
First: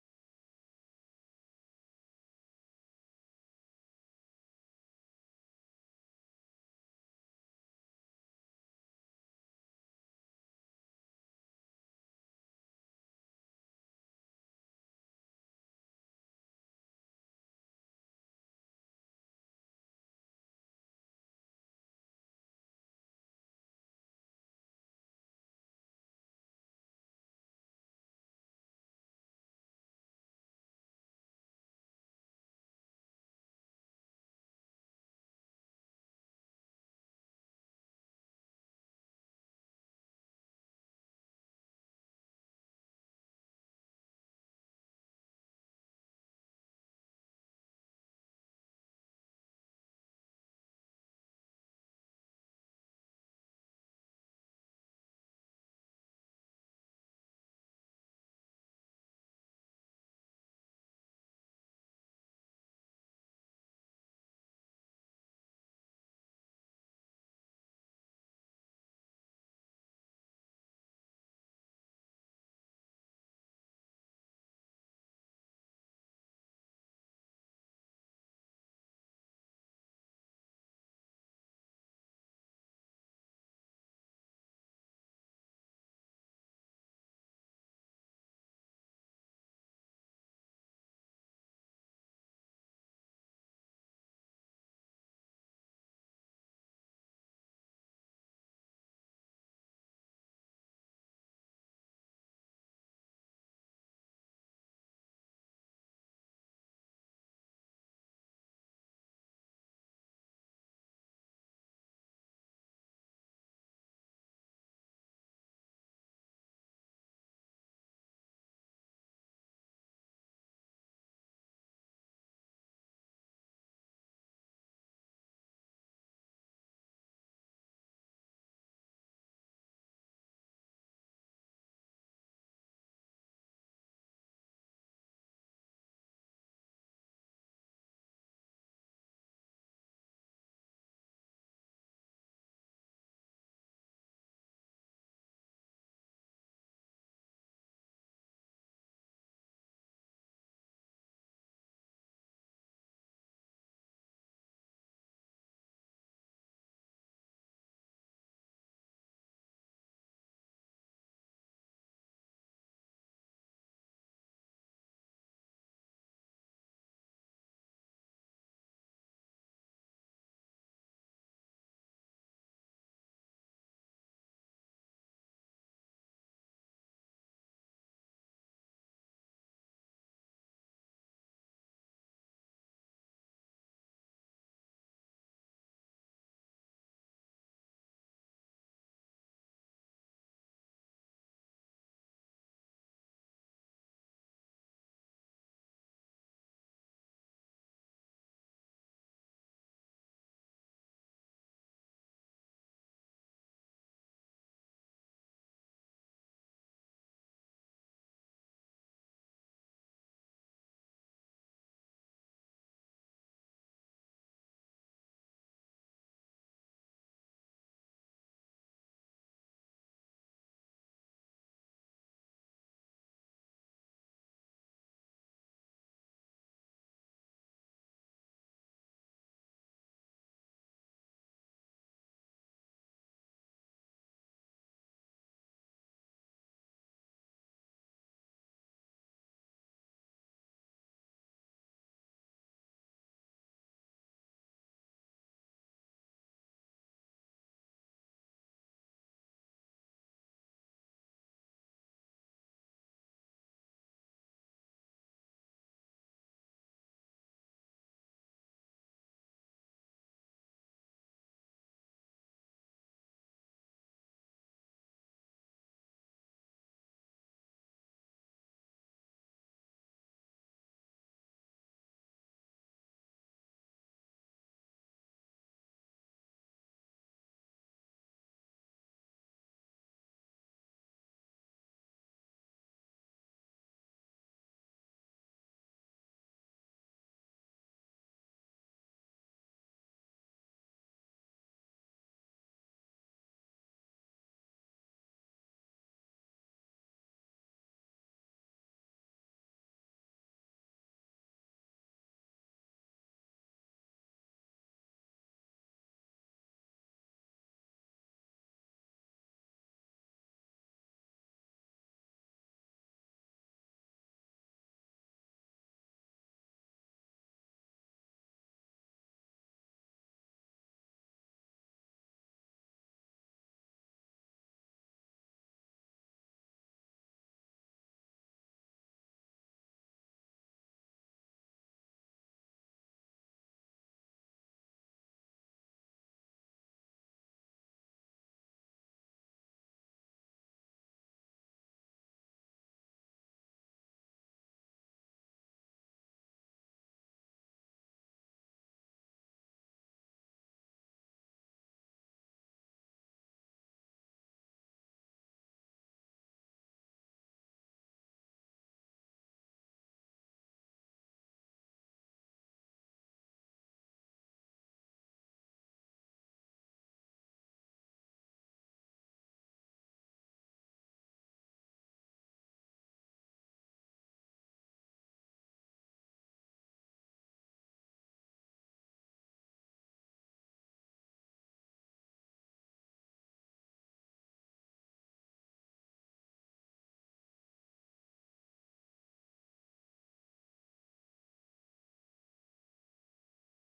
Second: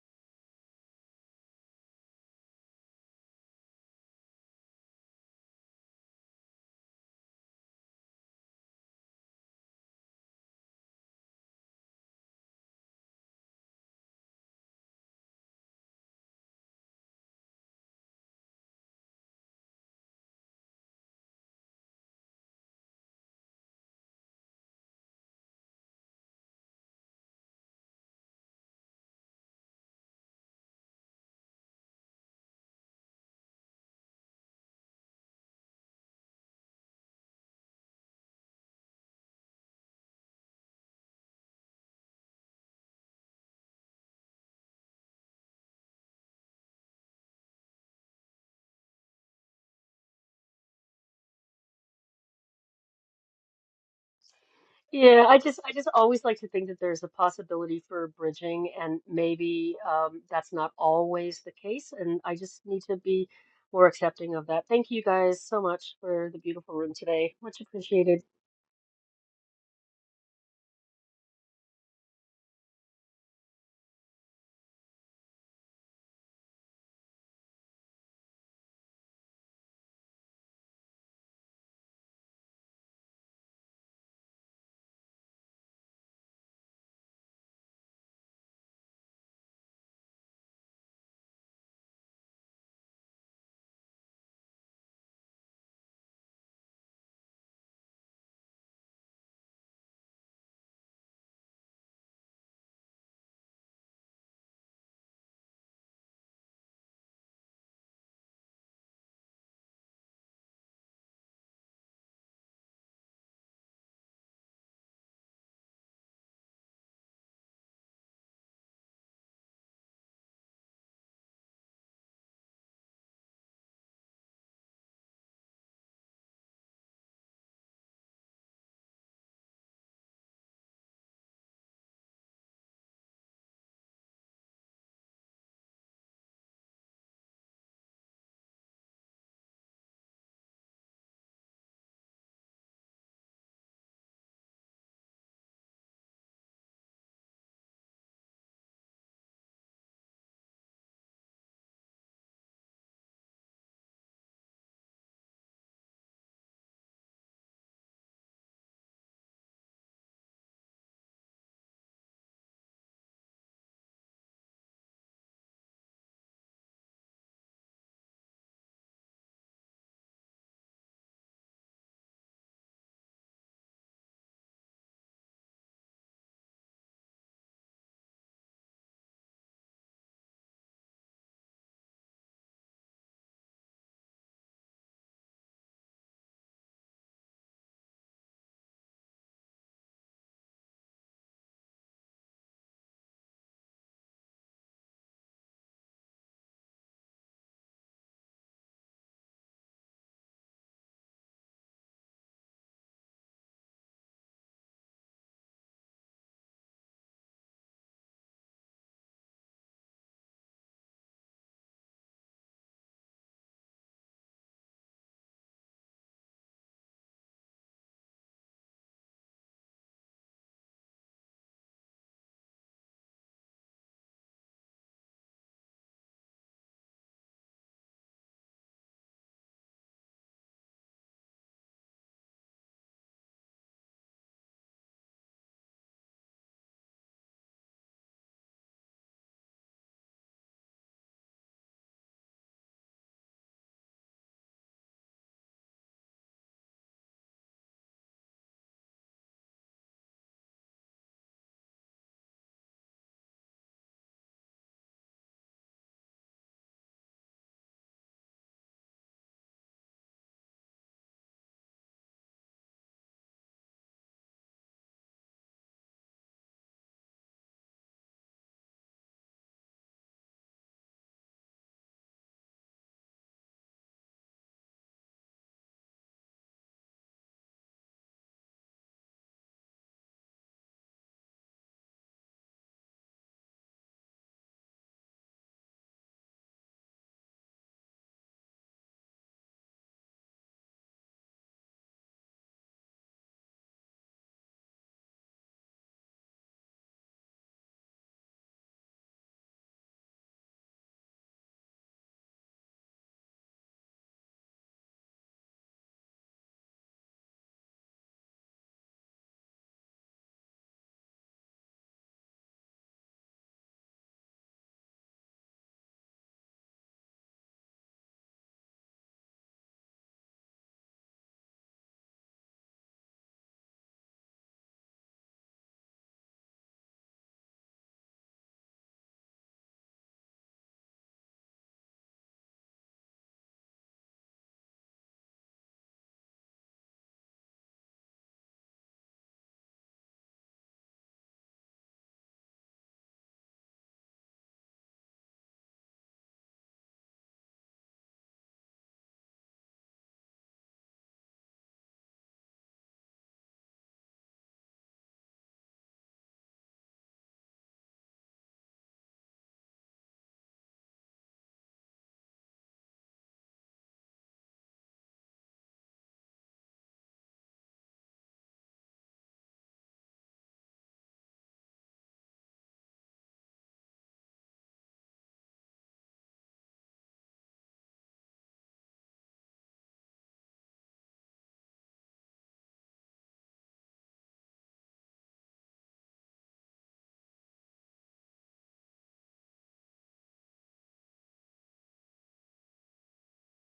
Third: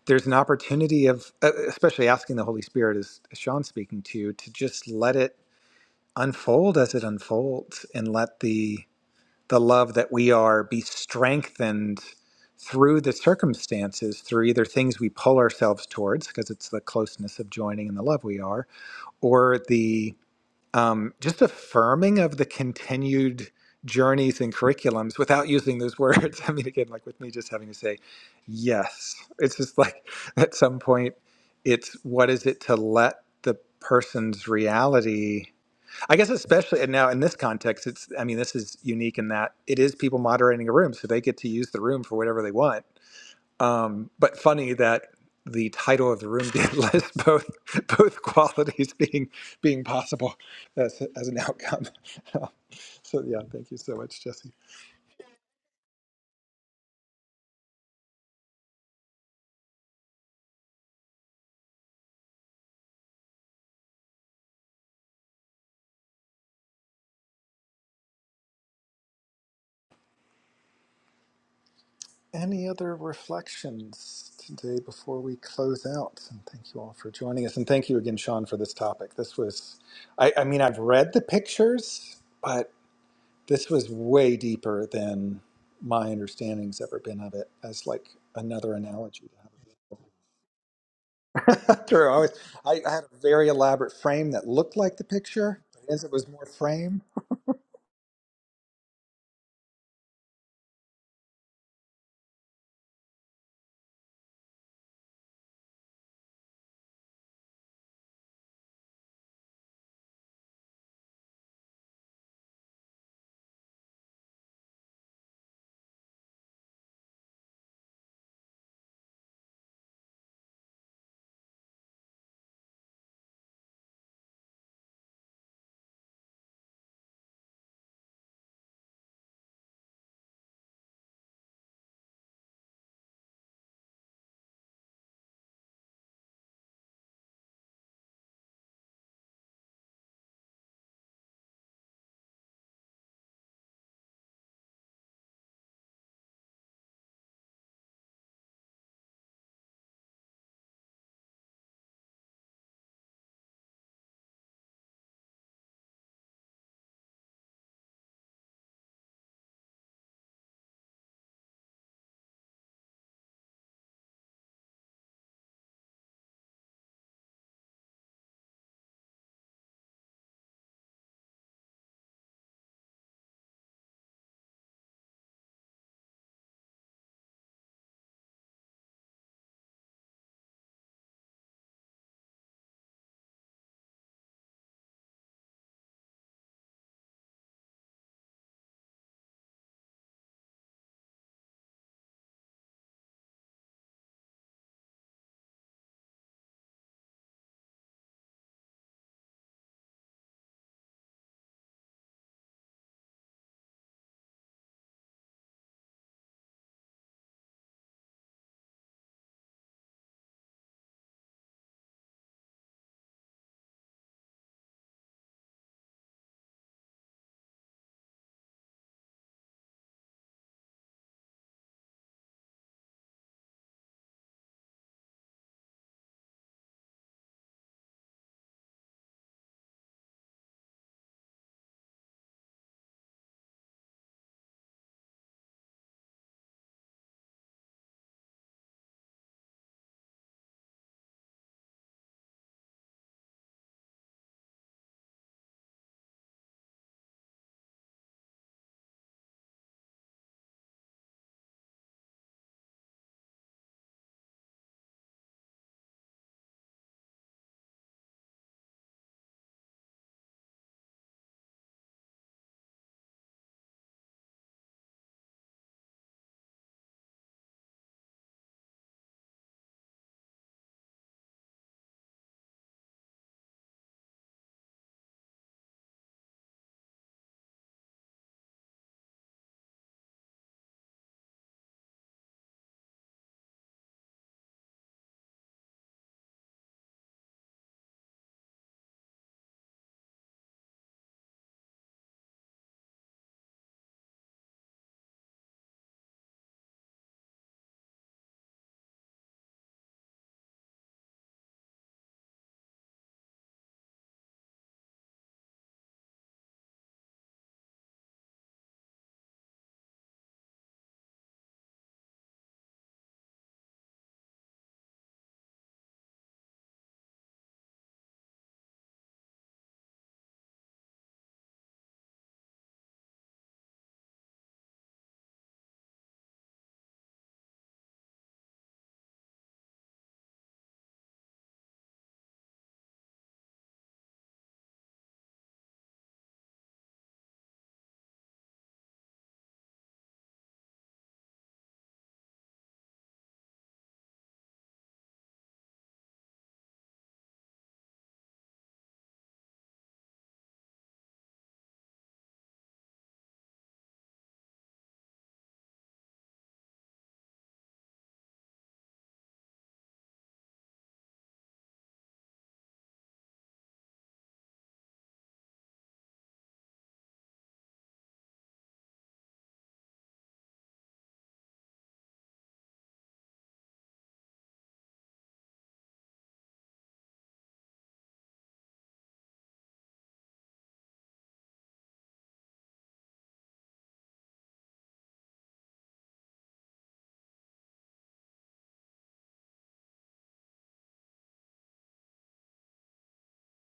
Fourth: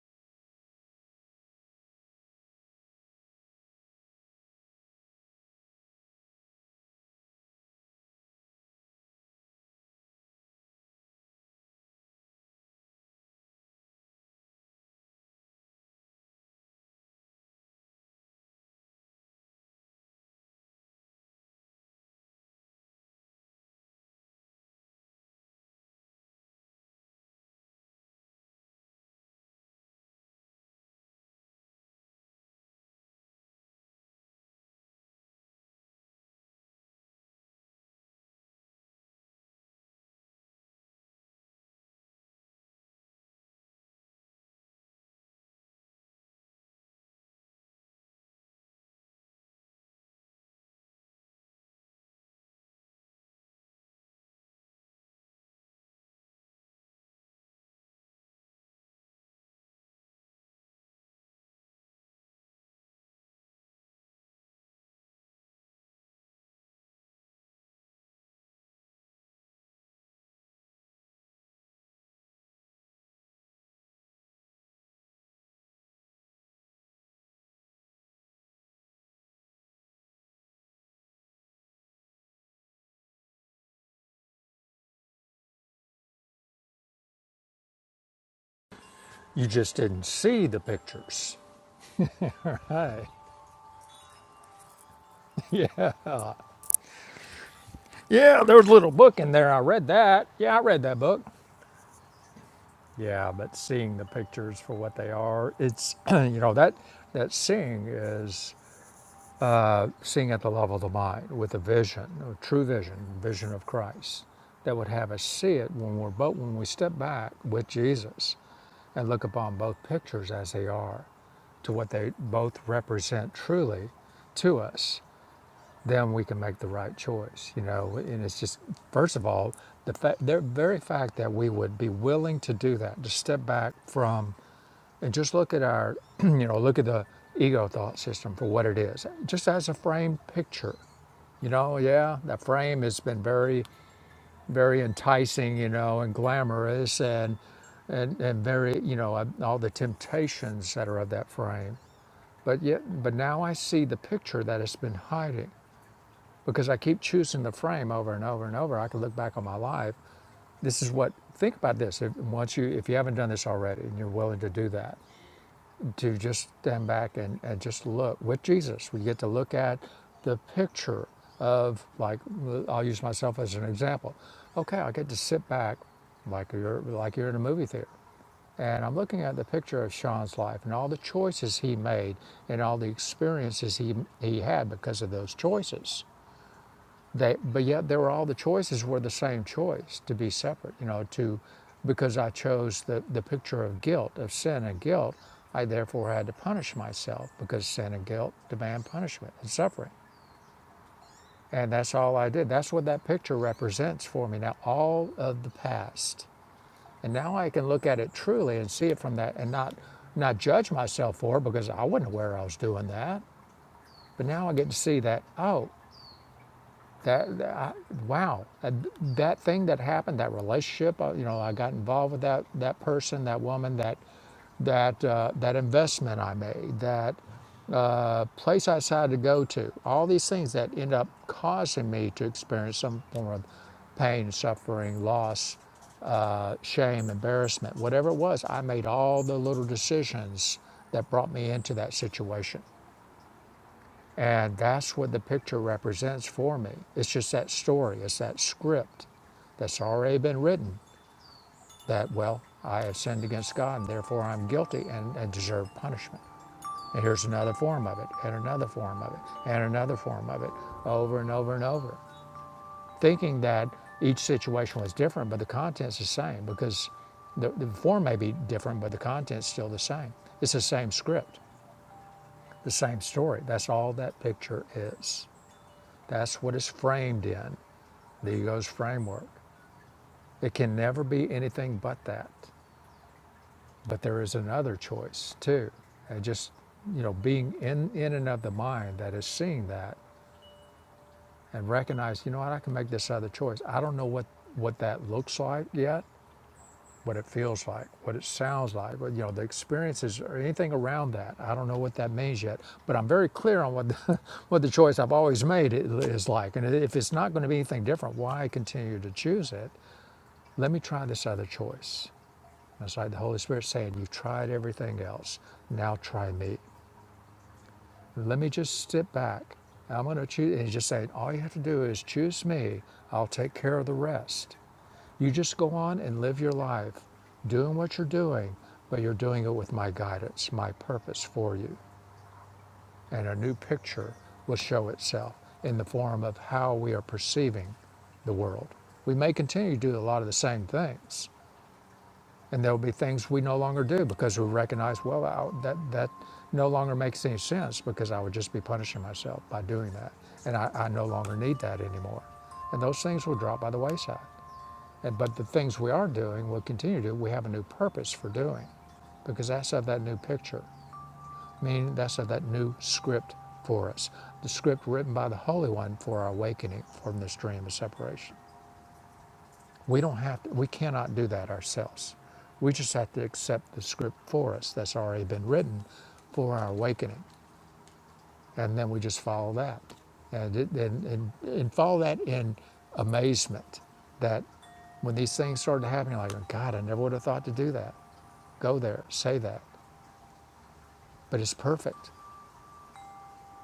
Speaker 2: there's an opportunity of uh, especially asking the holy spirit as sean's speaking to to just let it unfold as it unfolds and let the the love that we are be strengthened through the circumstances through either things we pull ourselves towards because it's the closeness of joining and the love we are or the um, just affirming of the continued journeys and curriculums without using those words. I mean, again, like with me just having to say yes, it's just like at some point, it's what is it to let the person's reality, I guess, especially and now in this context, it's, I mean, this is unique in that it is people moderating a room, so they get to use the room for whatever they want but funny that the title of the room did list both both qualities being being possible as, as an outcome. so yeah, thank you so much, Jesse.
Speaker 4: Yeah, I just I just always like to think that there's a possibility for bridging, and maybe um, that's not always the case. And I just need to be more accepting of that. Thank you guys so much for the beautiful room today. Much appreciated.
Speaker 2: Any other reflections today before we close out? And thank you all for joining us, and thank you again, Sean, for this topic. This was, I, I mean, I've read the pictures, but this was way deeper than my understanding's ever been of it as like another analogy. to
Speaker 1: You
Speaker 2: have.
Speaker 1: just didn't see the pictures.
Speaker 2: True. I, was, I, I had
Speaker 1: Hey,
Speaker 2: a very elaborate frame that looked like the picture,
Speaker 1: yeah.
Speaker 2: but as it was more frame.
Speaker 1: Yeah, there was a little book in there. I read that. Yeah, I read that book. Yeah, but seeing the pictures for what they are, it's, you know, that, that seeing is seeing at the level of the mind with a vision, a true vision, vision of Christ that would have us see it when we're, but when we step back with Jesus and look upon both pictures as they are to what they both represent truly to us then we can make the right choice, you know. And it's just, first of all, the fact the very fact that we would be willing to do that, to step back from and just look at our, you know, look at the ego thought system for what it is, just as a framed picture. You know, yeah, that frame has been very, very enticing, you know, and glamorous and and, and very, you know, uh, all the temptations that are of that frame. But yet, but now I see the picture that it's been hiding because I keep choosing the frame over and over and over. I can look back on my life. This is what. Think about this. If, once you, if you haven't done this already, and you're willing to do that, to just stand back and, and just look with Jesus, we get to look at the picture of like. I'll use myself as an example. Okay, I get to sit back, like you're like you're in a movie theater, and I'm looking at the picture of Sean's life and all the choices he made and all the experiences he he had because of those choices they, but yet there were all the choices were the same choice to be separate, you know, to because I chose the, the picture of guilt, of sin and guilt, I therefore had to punish myself because sin and guilt demand punishment and suffering. And that's all I did. That's what that picture represents for me now, all of the past. And now I can look at it truly and see it from that and not not judge myself for it because I wasn't aware I was doing that. But now I get to see that, oh, That, that- I, wow, that, that thing that happened, that relationship, uh, you know, I got involved with that that person, that woman, that that uh, that investment I made, that uh, place I decided to go to, all these things that end up causing me to experience some form of pain, suffering, loss, uh, shame, embarrassment, whatever it was, I made all the little decisions that brought me into that situation. And that's what the picture represents for me. It's just that story, it's that script that's already been written that, well, I have sinned against God and therefore I'm guilty and, and deserve punishment. And here's another form of it, and another form of it, and another form of it, over and over and over. Thinking that each situation was different, but the content's the same because the, the form may be different, but the content's still the same. It's the same script, the same story. That's all that picture is. That's what it's framed in, the ego's framework. It can never be anything but that. But there is another choice too. And just, you know, being in, in and of the mind that is seeing that and recognize, you know what, I can make this other choice. I don't know what, what that looks like yet, what it feels like, what it sounds like, what, you know, the experiences or anything around that. I don't know what that means yet, but I'm very clear on what the, what the choice I've always made i- is like. And if it's not going to be anything different, why continue to choose it? Let me try this other choice. It's like the Holy Spirit saying, You've tried everything else. Now try me. Let me just step back. I'm going to choose. And he's just saying, All you have to do is choose me. I'll take care of the rest. You just go on and live your life doing what you're doing, but you're doing it with my guidance, my purpose for you. And a new picture will show itself in the form of how we are perceiving the world. We may continue to do a lot of the same things, and there will be things we no longer do because we recognize well I, that that no longer makes any sense because I would just be punishing myself by doing that, and I, I no longer need that anymore, and those things will drop by the wayside, and but the things we are doing we will continue to do. We have a new purpose for doing, because that's of that new picture, meaning that's of that new script for us, the script written by the Holy One for our awakening from this dream of separation. We don't have to, we cannot do that ourselves. We just have to accept the script for us that's already been written for our awakening. And then we just follow that. And, it, and, and, and follow that in amazement that when these things started happening, you're like, oh, God, I never would have thought to do that. Go there, say that. But it's perfect.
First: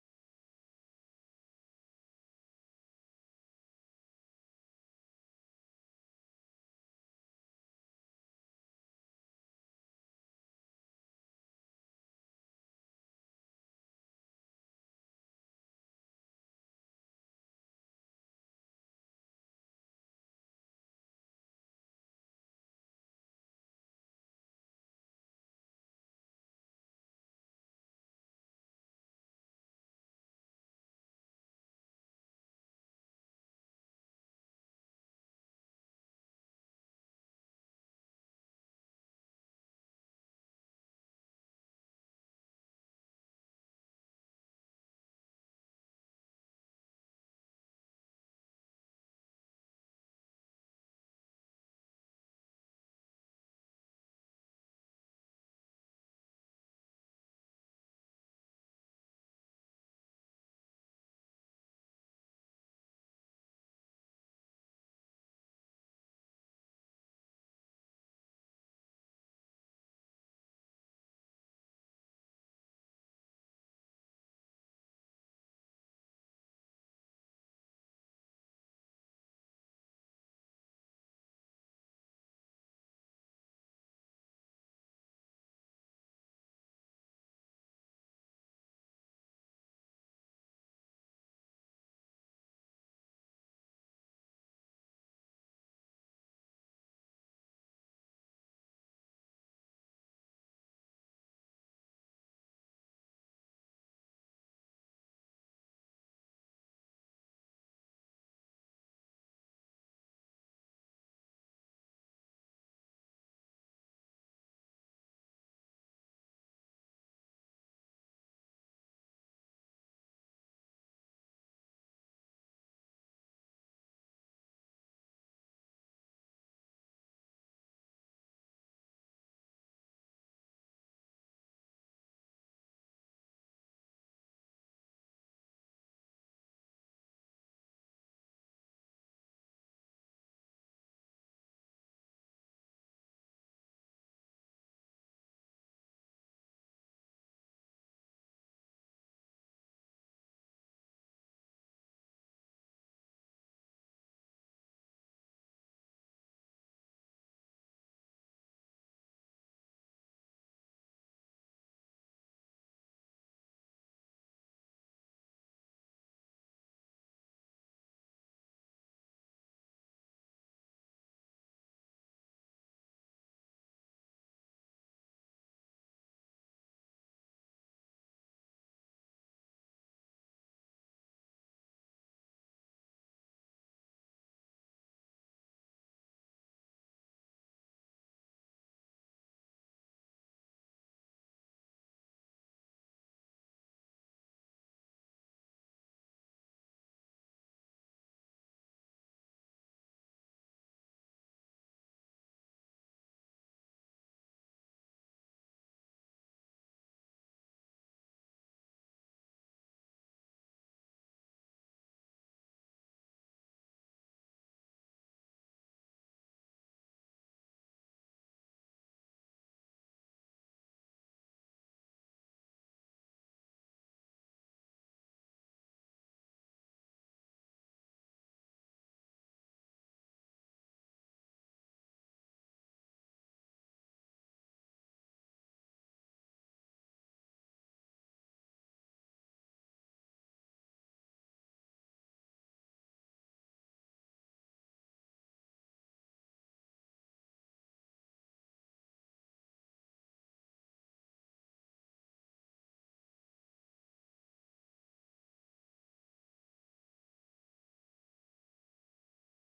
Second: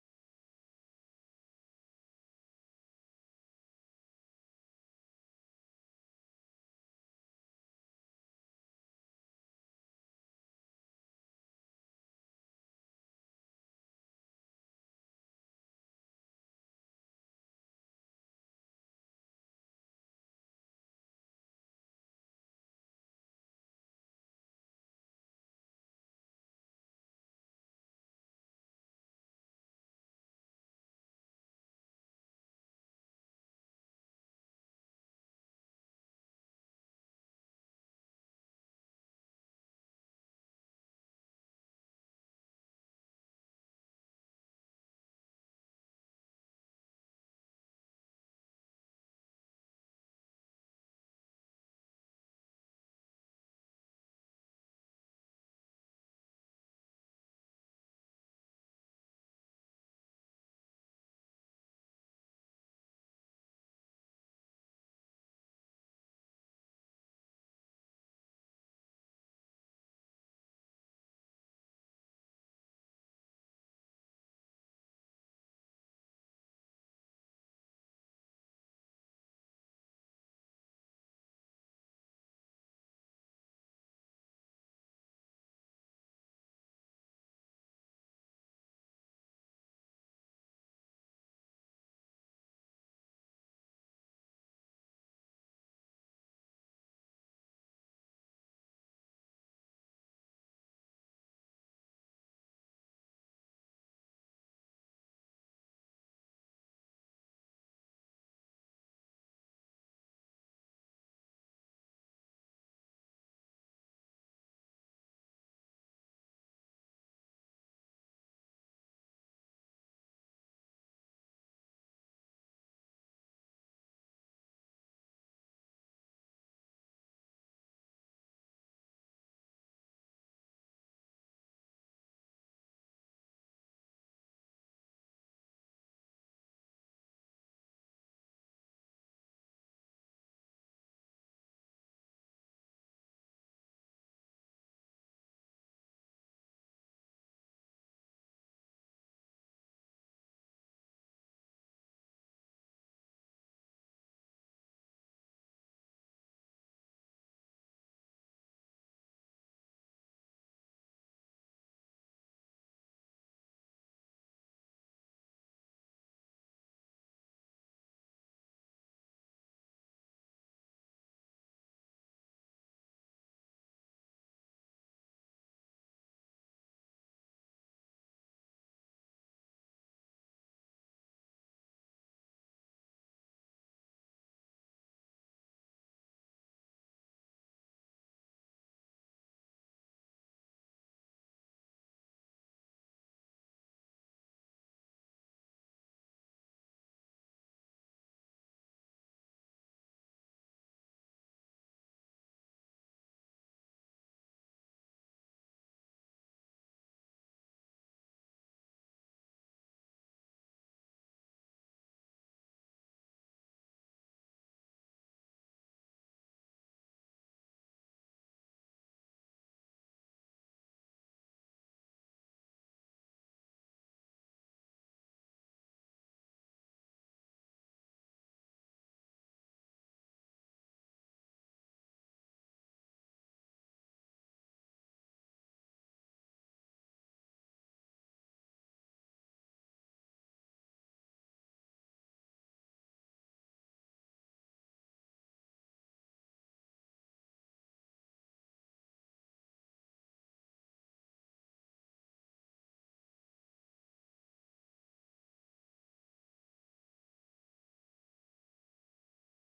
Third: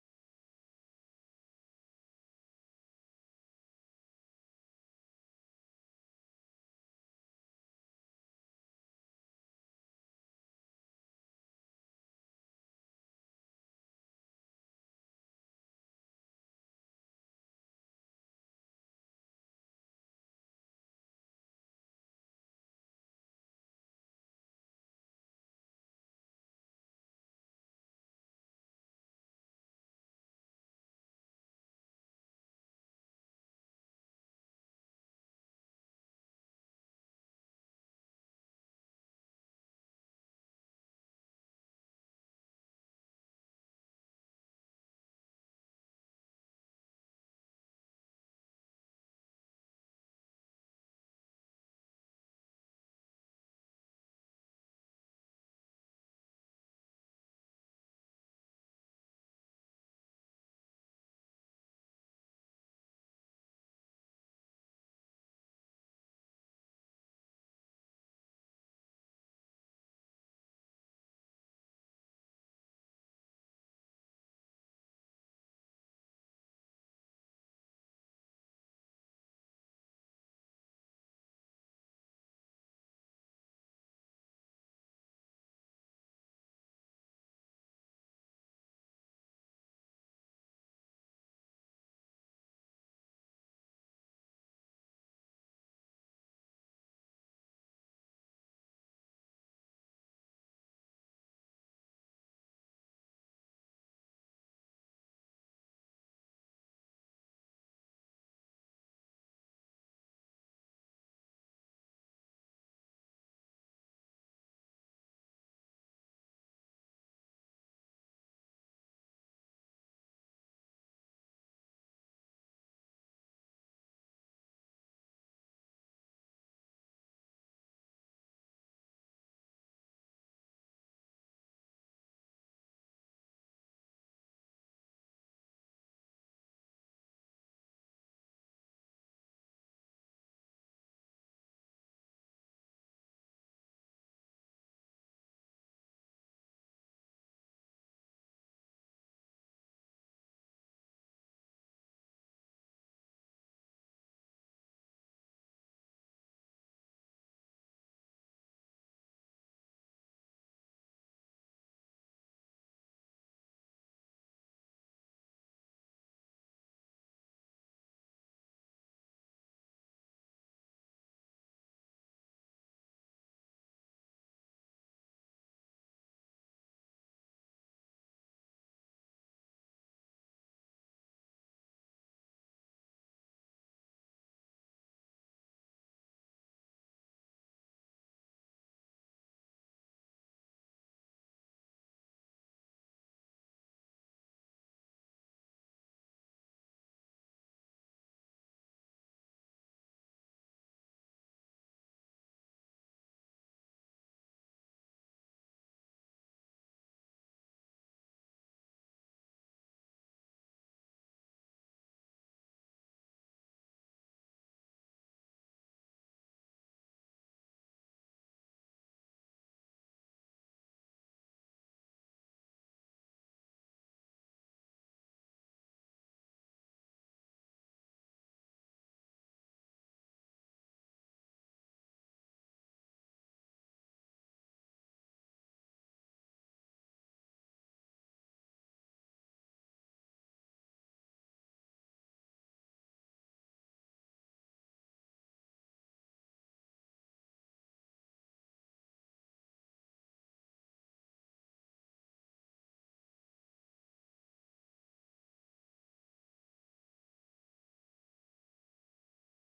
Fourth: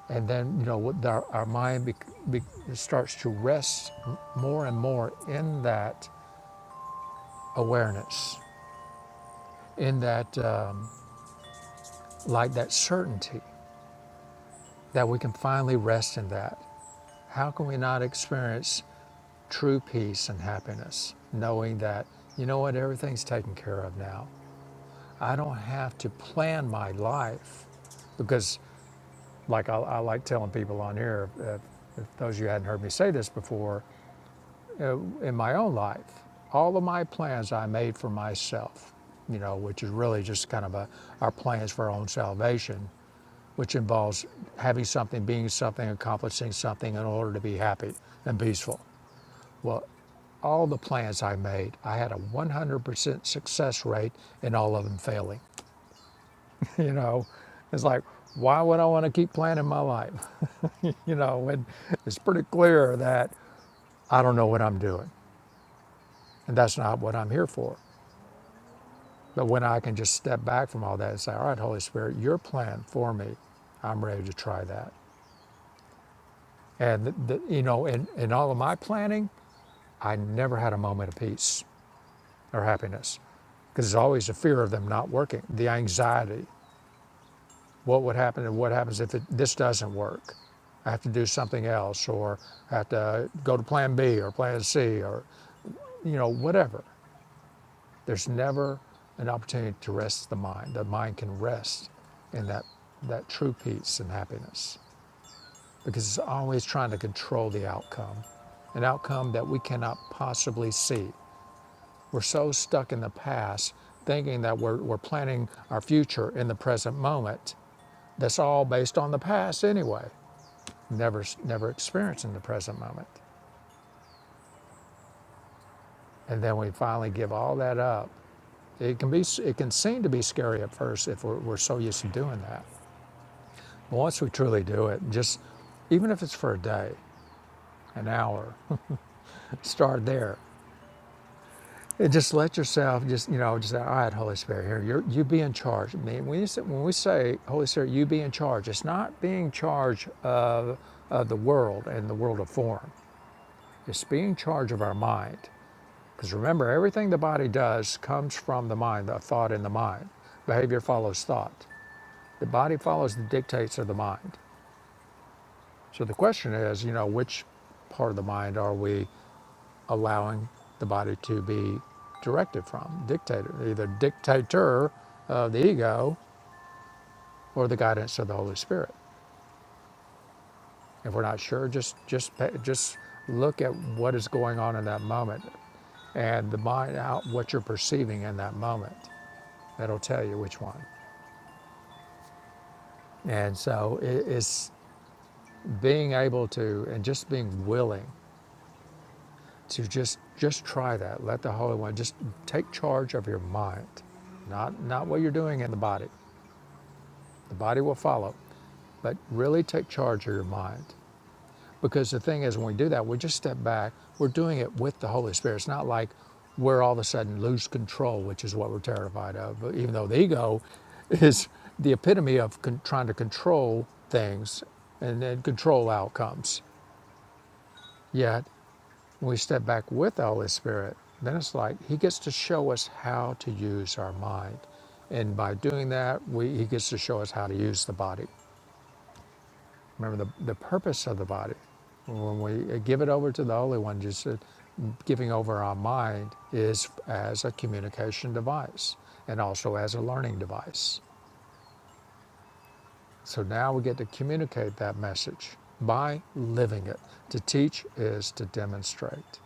Speaker 1: And then, you know, our, our mind bec be, starts to rest more and more in that awareness, in that. Um, like that certainty that we can finally rest in that. How can we not experience true peace and happiness knowing that, you know what, everything's taken care of now? I don't have to plan my life because, like I, I like telling people on here, uh, if those of you hadn't heard me say this before, uh, in my own life, all of my plans I made for myself, you know, which is really just kind of a, our plans for our own salvation which involves having something, being something, accomplishing something in order to be happy and peaceful. Well, all the plans I made, I had a 100% success rate in all of them failing. You know, it's like, why would I want to keep planning my life? You know, and it's pretty clear that I don't know what I'm doing, and that's not what I'm here for. But when I can just step back from all that and say, all right, Holy Spirit, your plan for me, I'm ready to try that. And, the, the, you know, in, in all of my planning, I never had a moment of peace or happiness because there's always a fear of them not working, the anxiety. What would happen and what happens if it, this doesn't work? I have to do something else or I have to go to plan B or plan C or, you know, whatever. There's never an opportunity to rest the mind. The mind can rest in that, that true peace and happiness because it's always trying to control the outcome, an outcome that we cannot possibly see We're so stuck in the past, thinking that we're, we're planning our future in the present moment. That's all based on the past anyway, never, never experiencing the present moment. And then we finally give all that up. It can, be, it can seem to be scary at first if we're, we're so used to doing that. But once we truly do it, just even if it's for a day, an hour, start there And just let yourself, just you know, just say, all right, Holy Spirit, here you're, you be in charge. I mean, when, you say, when we say Holy Spirit, you be in charge, it's not being charge uh, of the world and the world of form. It's being charge of our mind. Because remember, everything the body does comes from the mind, the thought in the mind. Behavior follows thought. The body follows the dictates of the mind. So the question is, you know, which part of the mind are we? allowing the body to be directed from, dictator, either dictator of the ego or the guidance of the Holy Spirit. If we're not sure, just just pay, just look at what is going on in that moment, and the mind out what you're perceiving in that moment. That'll tell you which one. And so i- it's being able to and just being willing to just just try that. Let the Holy One just take charge of your mind, not not what you're doing in the body. The body will follow, but really take charge of your mind. Because the thing is, when we do that, we just step back. We're doing it with the Holy Spirit. It's not like we're all of a sudden lose control, which is what we're terrified of. Even though the ego is the epitome of con- trying to control things and then control outcomes. Yet, when we step back with the Holy Spirit, then it's like He gets to show us how to use our mind. And by doing that, we, He gets to show us how to use the body. Remember the, the purpose of the body. When we give it over to the Holy One, just uh, giving over our mind is as a communication device and also as a learning device. So now we get to communicate that message by living it. To teach is to demonstrate.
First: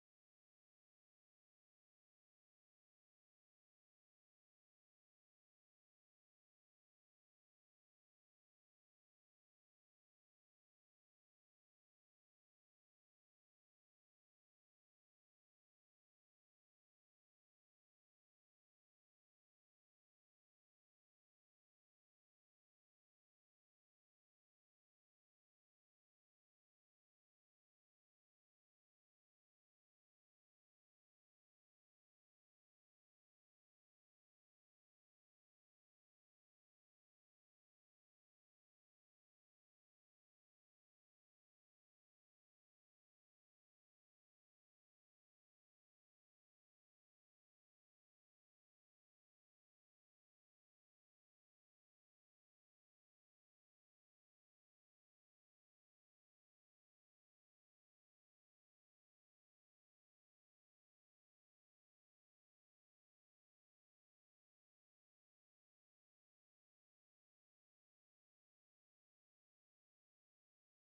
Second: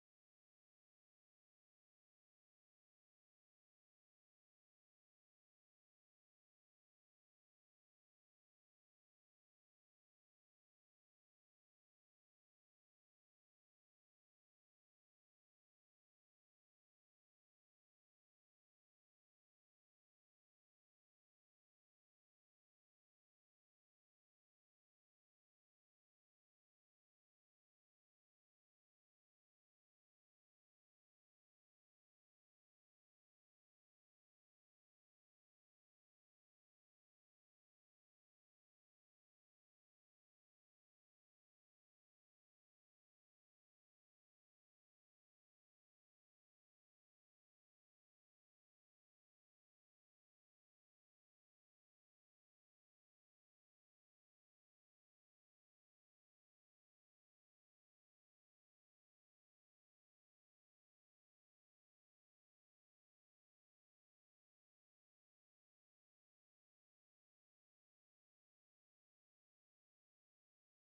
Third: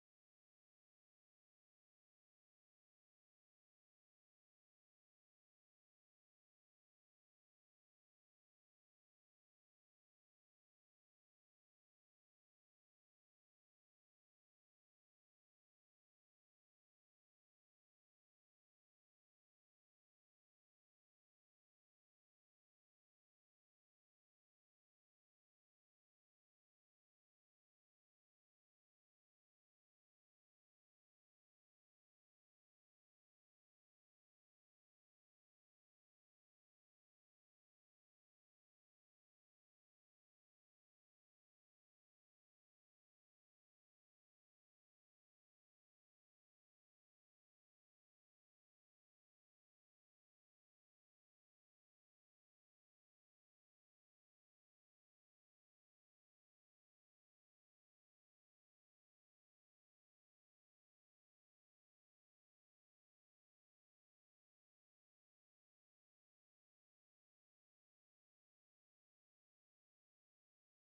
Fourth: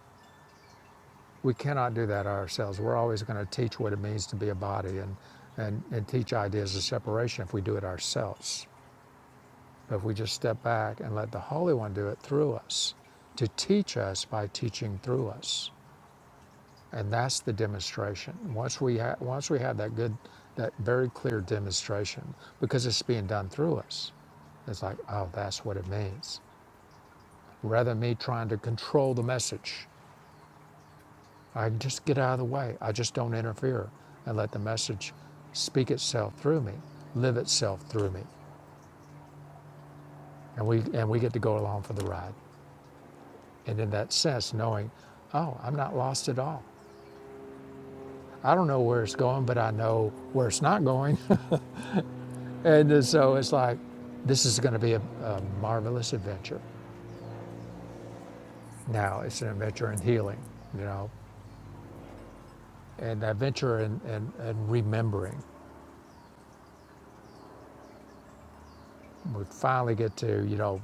Speaker 1: We cannot do that ourselves. We're always going to teach what it means to be a body and, and, and teach ideas of separation if we do it ourselves. But if we just step back and let the Holy One do it through us, to teach us by teaching through us, and that's the demonstration. Once we ha- once we have that good, that very clear demonstration, because it's being done through us, it's like, oh, that's what it means. Rather than me trying to control the message, I just get out of the way. I just don't interfere and let the message speak itself through me, live itself through me, and we and we get to go along for the ride. And in that sense, knowing, oh, I'm not lost at all. I don't know where it's going, but I know where it's not going. and so it's like, this is going to be a, a marvelous adventure. Now it's an adventure in healing, you know, and adventure in, in, in remembering. We finally get to, you know,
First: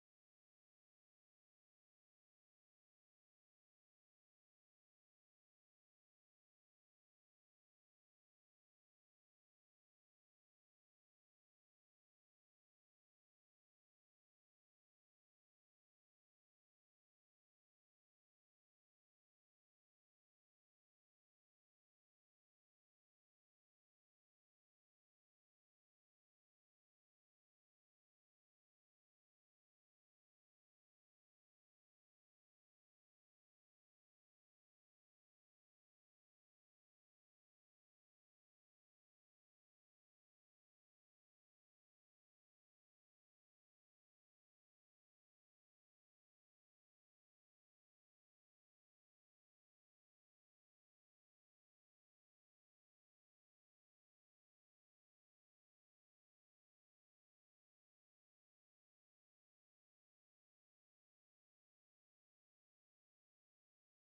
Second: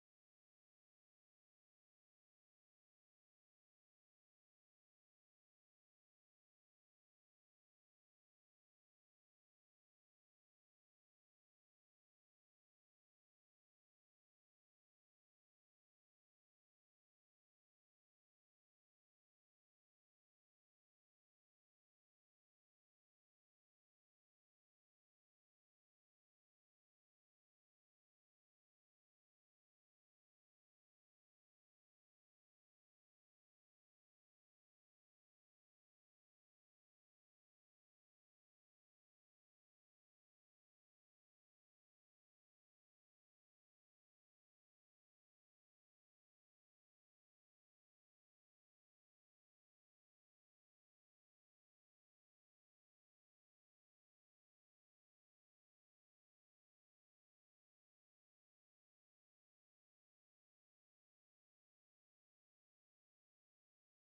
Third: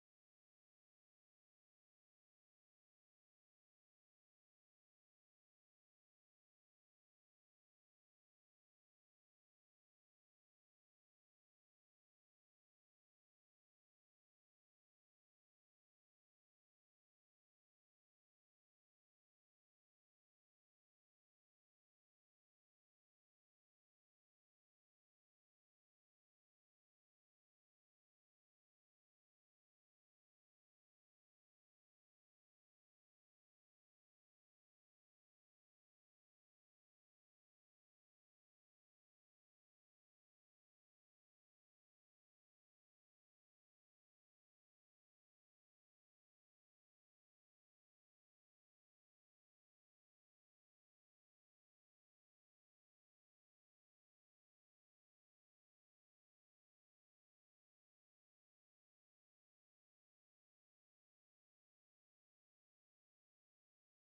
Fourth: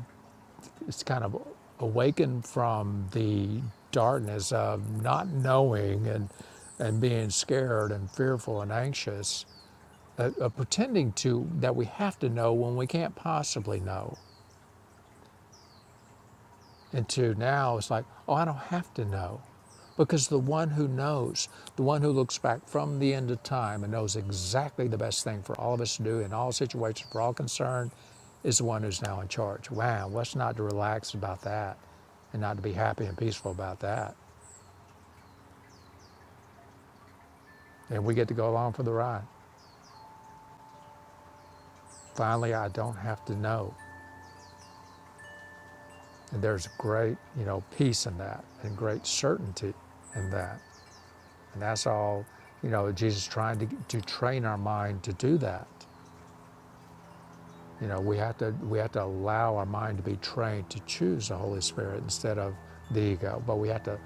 Speaker 1: it's kind of awaken from the darkness of not knowing and, and being scared and fearful and anxious uh, uh, pretending to that we have to know when we can't possibly know and to now it's like oh i don't have to know because the one who knows the one who looks back from the end of time and knows exactly the best thing for all of us to do in all situations for all concerned is the one who's now in charge wow what's not to relax about that and not to be happy and peaceful about that and we get to go along for the ride finally i don't have to know and there's great you know peace in that and great certainty in that And that's all, you know, Jesus trying to, to train our mind to do that. You know, we have to we have to allow our mind to be trained to choose the Holy Spirit instead of the ego. But we have to,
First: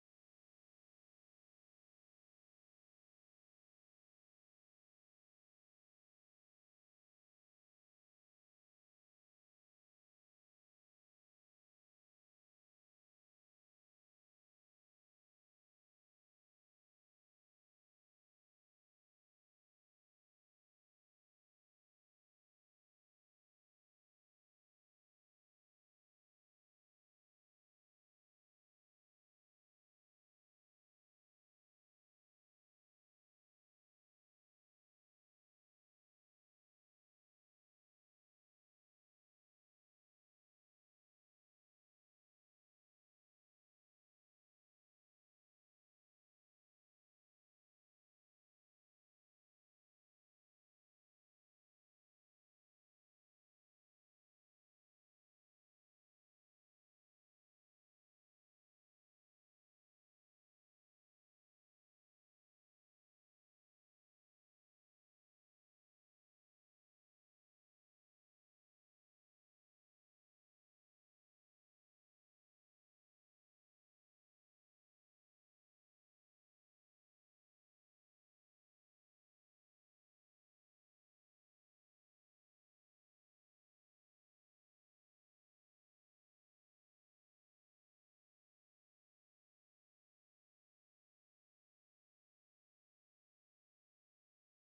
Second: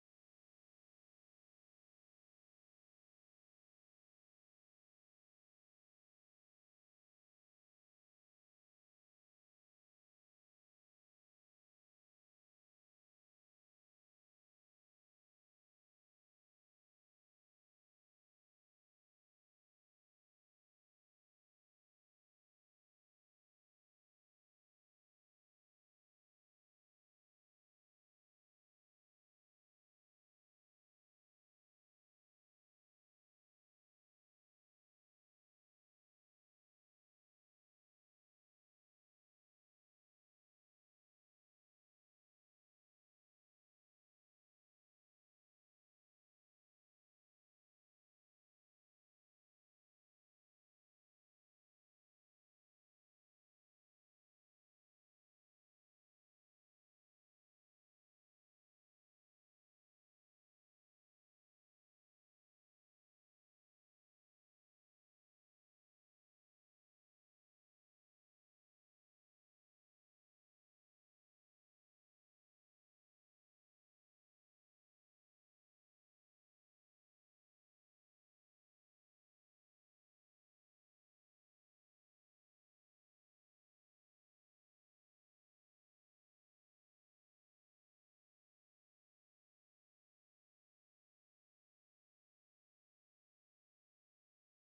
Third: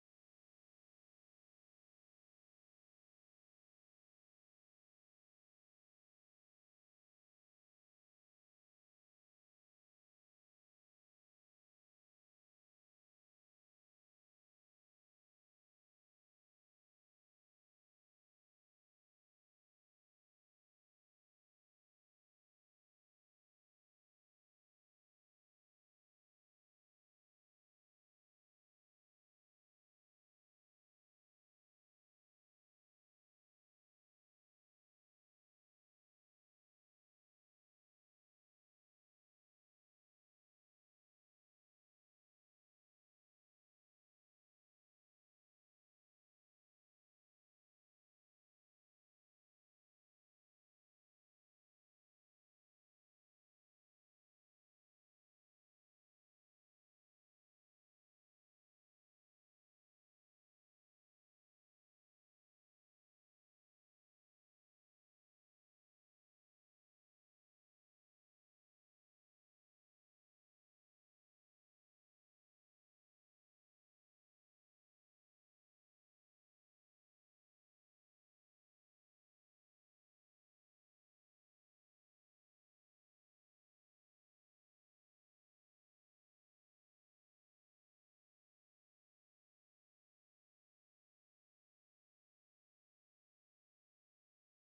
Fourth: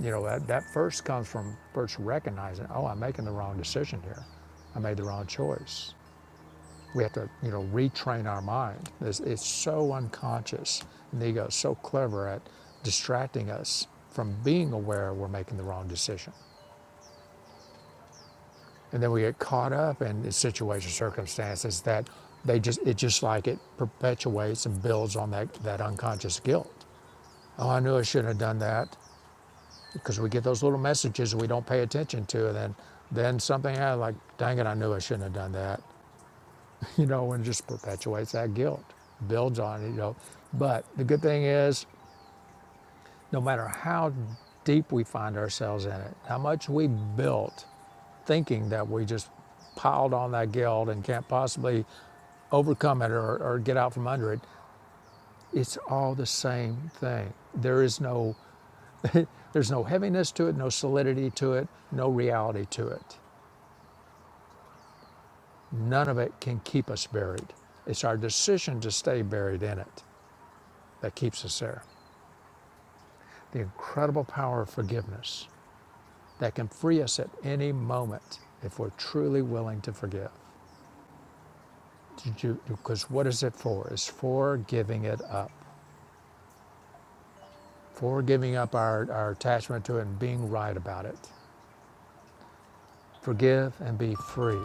Speaker 1: you know, that, that first comes from first recognizing, oh, I'm making the wrong decision here. I made the wrong choice. We have to, you know, retrain our mind. It's, it's so unconscious. And the ego is so clever at distracting us from being aware we're making the wrong decision. And then we get caught up in situations, circumstances that they just, it just like it perpetuates and builds on that, that unconscious guilt. Oh, I knew I shouldn't have done that because we get those little messages we don't pay attention to. And then, then something happened like, dang it, I knew I shouldn't have done that. You know, and it just perpetuates that guilt, builds on it, you know. But the good thing is, no matter how deep we find ourselves in it, how much we built thinking that we just piled on that guilt and can't possibly overcome it or, or get out from under it, it's all the same thing. There is no there's no heaviness to it, no solidity to it, no reality to it. None of it can keep us buried. It's our decision to stay buried in it that keeps us there. The incredible power of forgiveness that can free us at any moment if we're truly willing to forgive. Because what is it for? It's for giving it up. for giving up our, our attachment to it and being right about it. Forgive and be free.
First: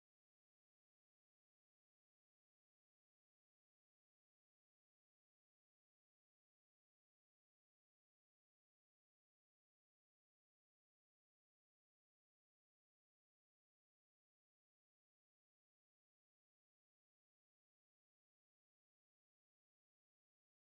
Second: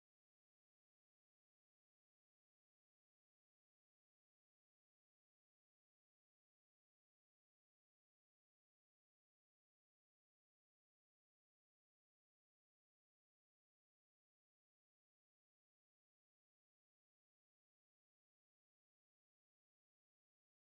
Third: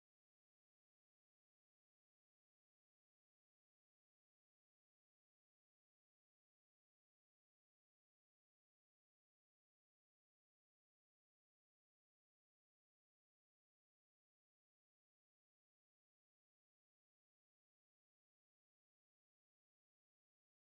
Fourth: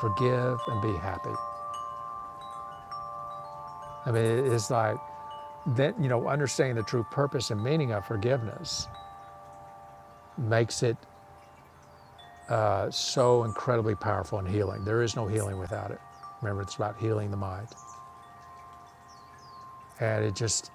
Speaker 1: Forgive and be happy. I mean, it's like that, you know, understanding the true purpose and meaning of forgiveness makes it uh, so incredibly powerful and healing. There is no healing without it. Remember, it's about healing the mind. And it just,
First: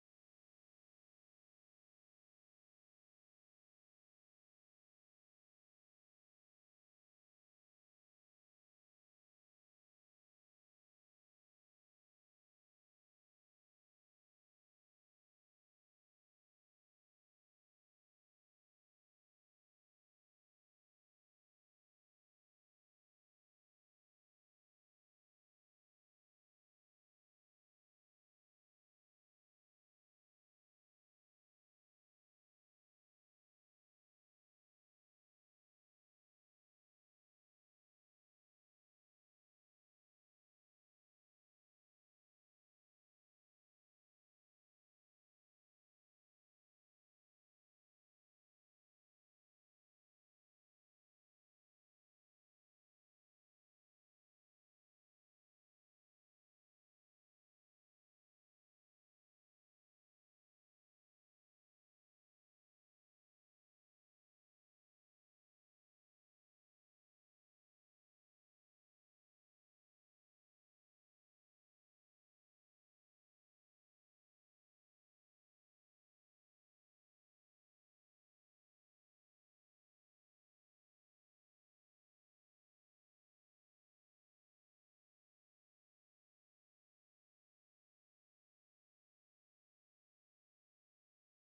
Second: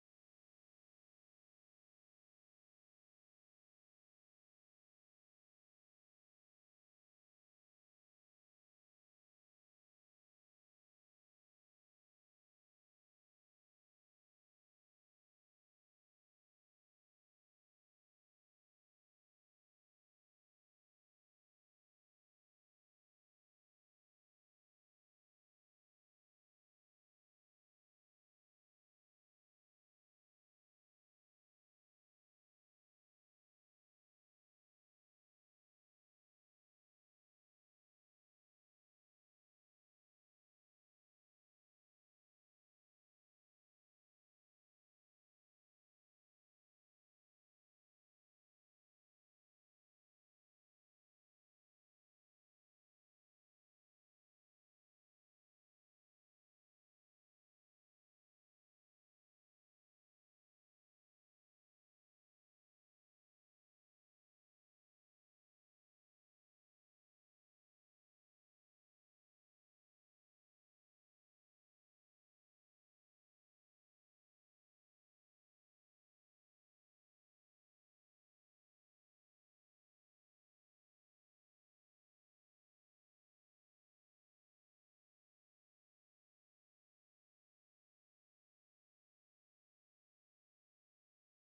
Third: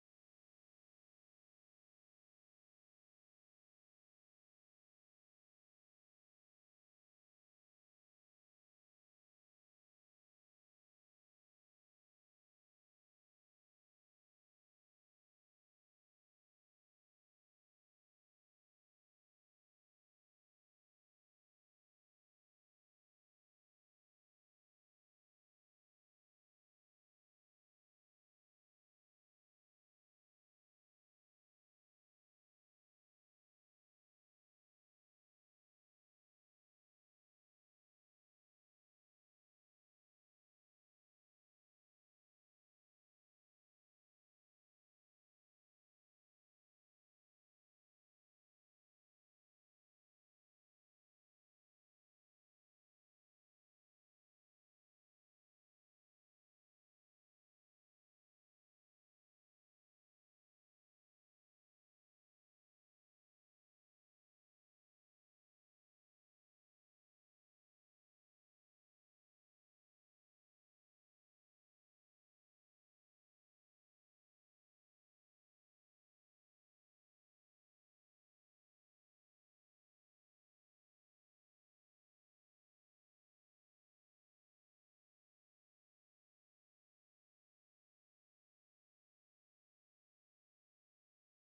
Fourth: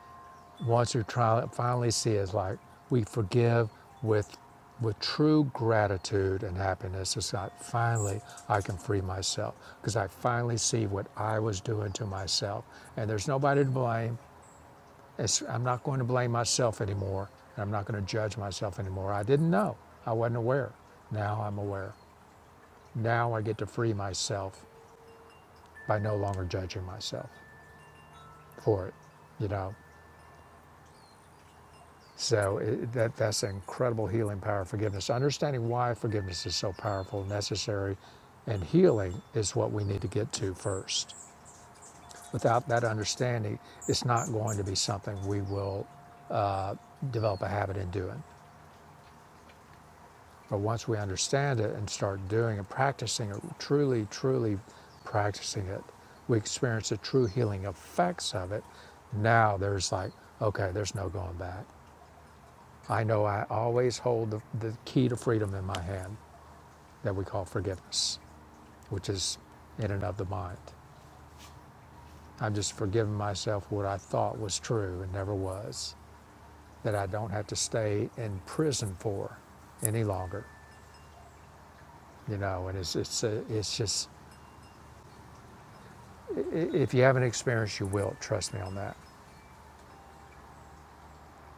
Speaker 1: Once you try, finally see is like we forgive with with true gratitude and happiness. It's like finally I can free myself because I finally see what I was doing to myself, and there's nobody to blame. It's, I'm not going to blame myself anymore, and I'm not going to judge myself anymore. I didn't know. I wasn't aware. Now I'm aware. Now I get to free myself by no longer judging myself for it. You know, So it, that that's the incredible healing power of forgiveness. Understanding why forgiveness is so powerful, necessary, and healing is what we need to get to first. Without that understanding, it's not going to be something we will uh, develop a habit in doing. But once we understand it and start doing it, practicing it, truly, truly practicing it, we experience the true healing effects of it. Now there's like, okay, there's no going back. I know I always hold the, the key to freedom in my hand that we call forgiveness, which is in and of the mind. I'm just forgiving myself what I thought was true and never was, that I don't have to stay in prison for any longer, you know. And it's it's uh, it's just if you haven't experienced, you will. Trust me on that.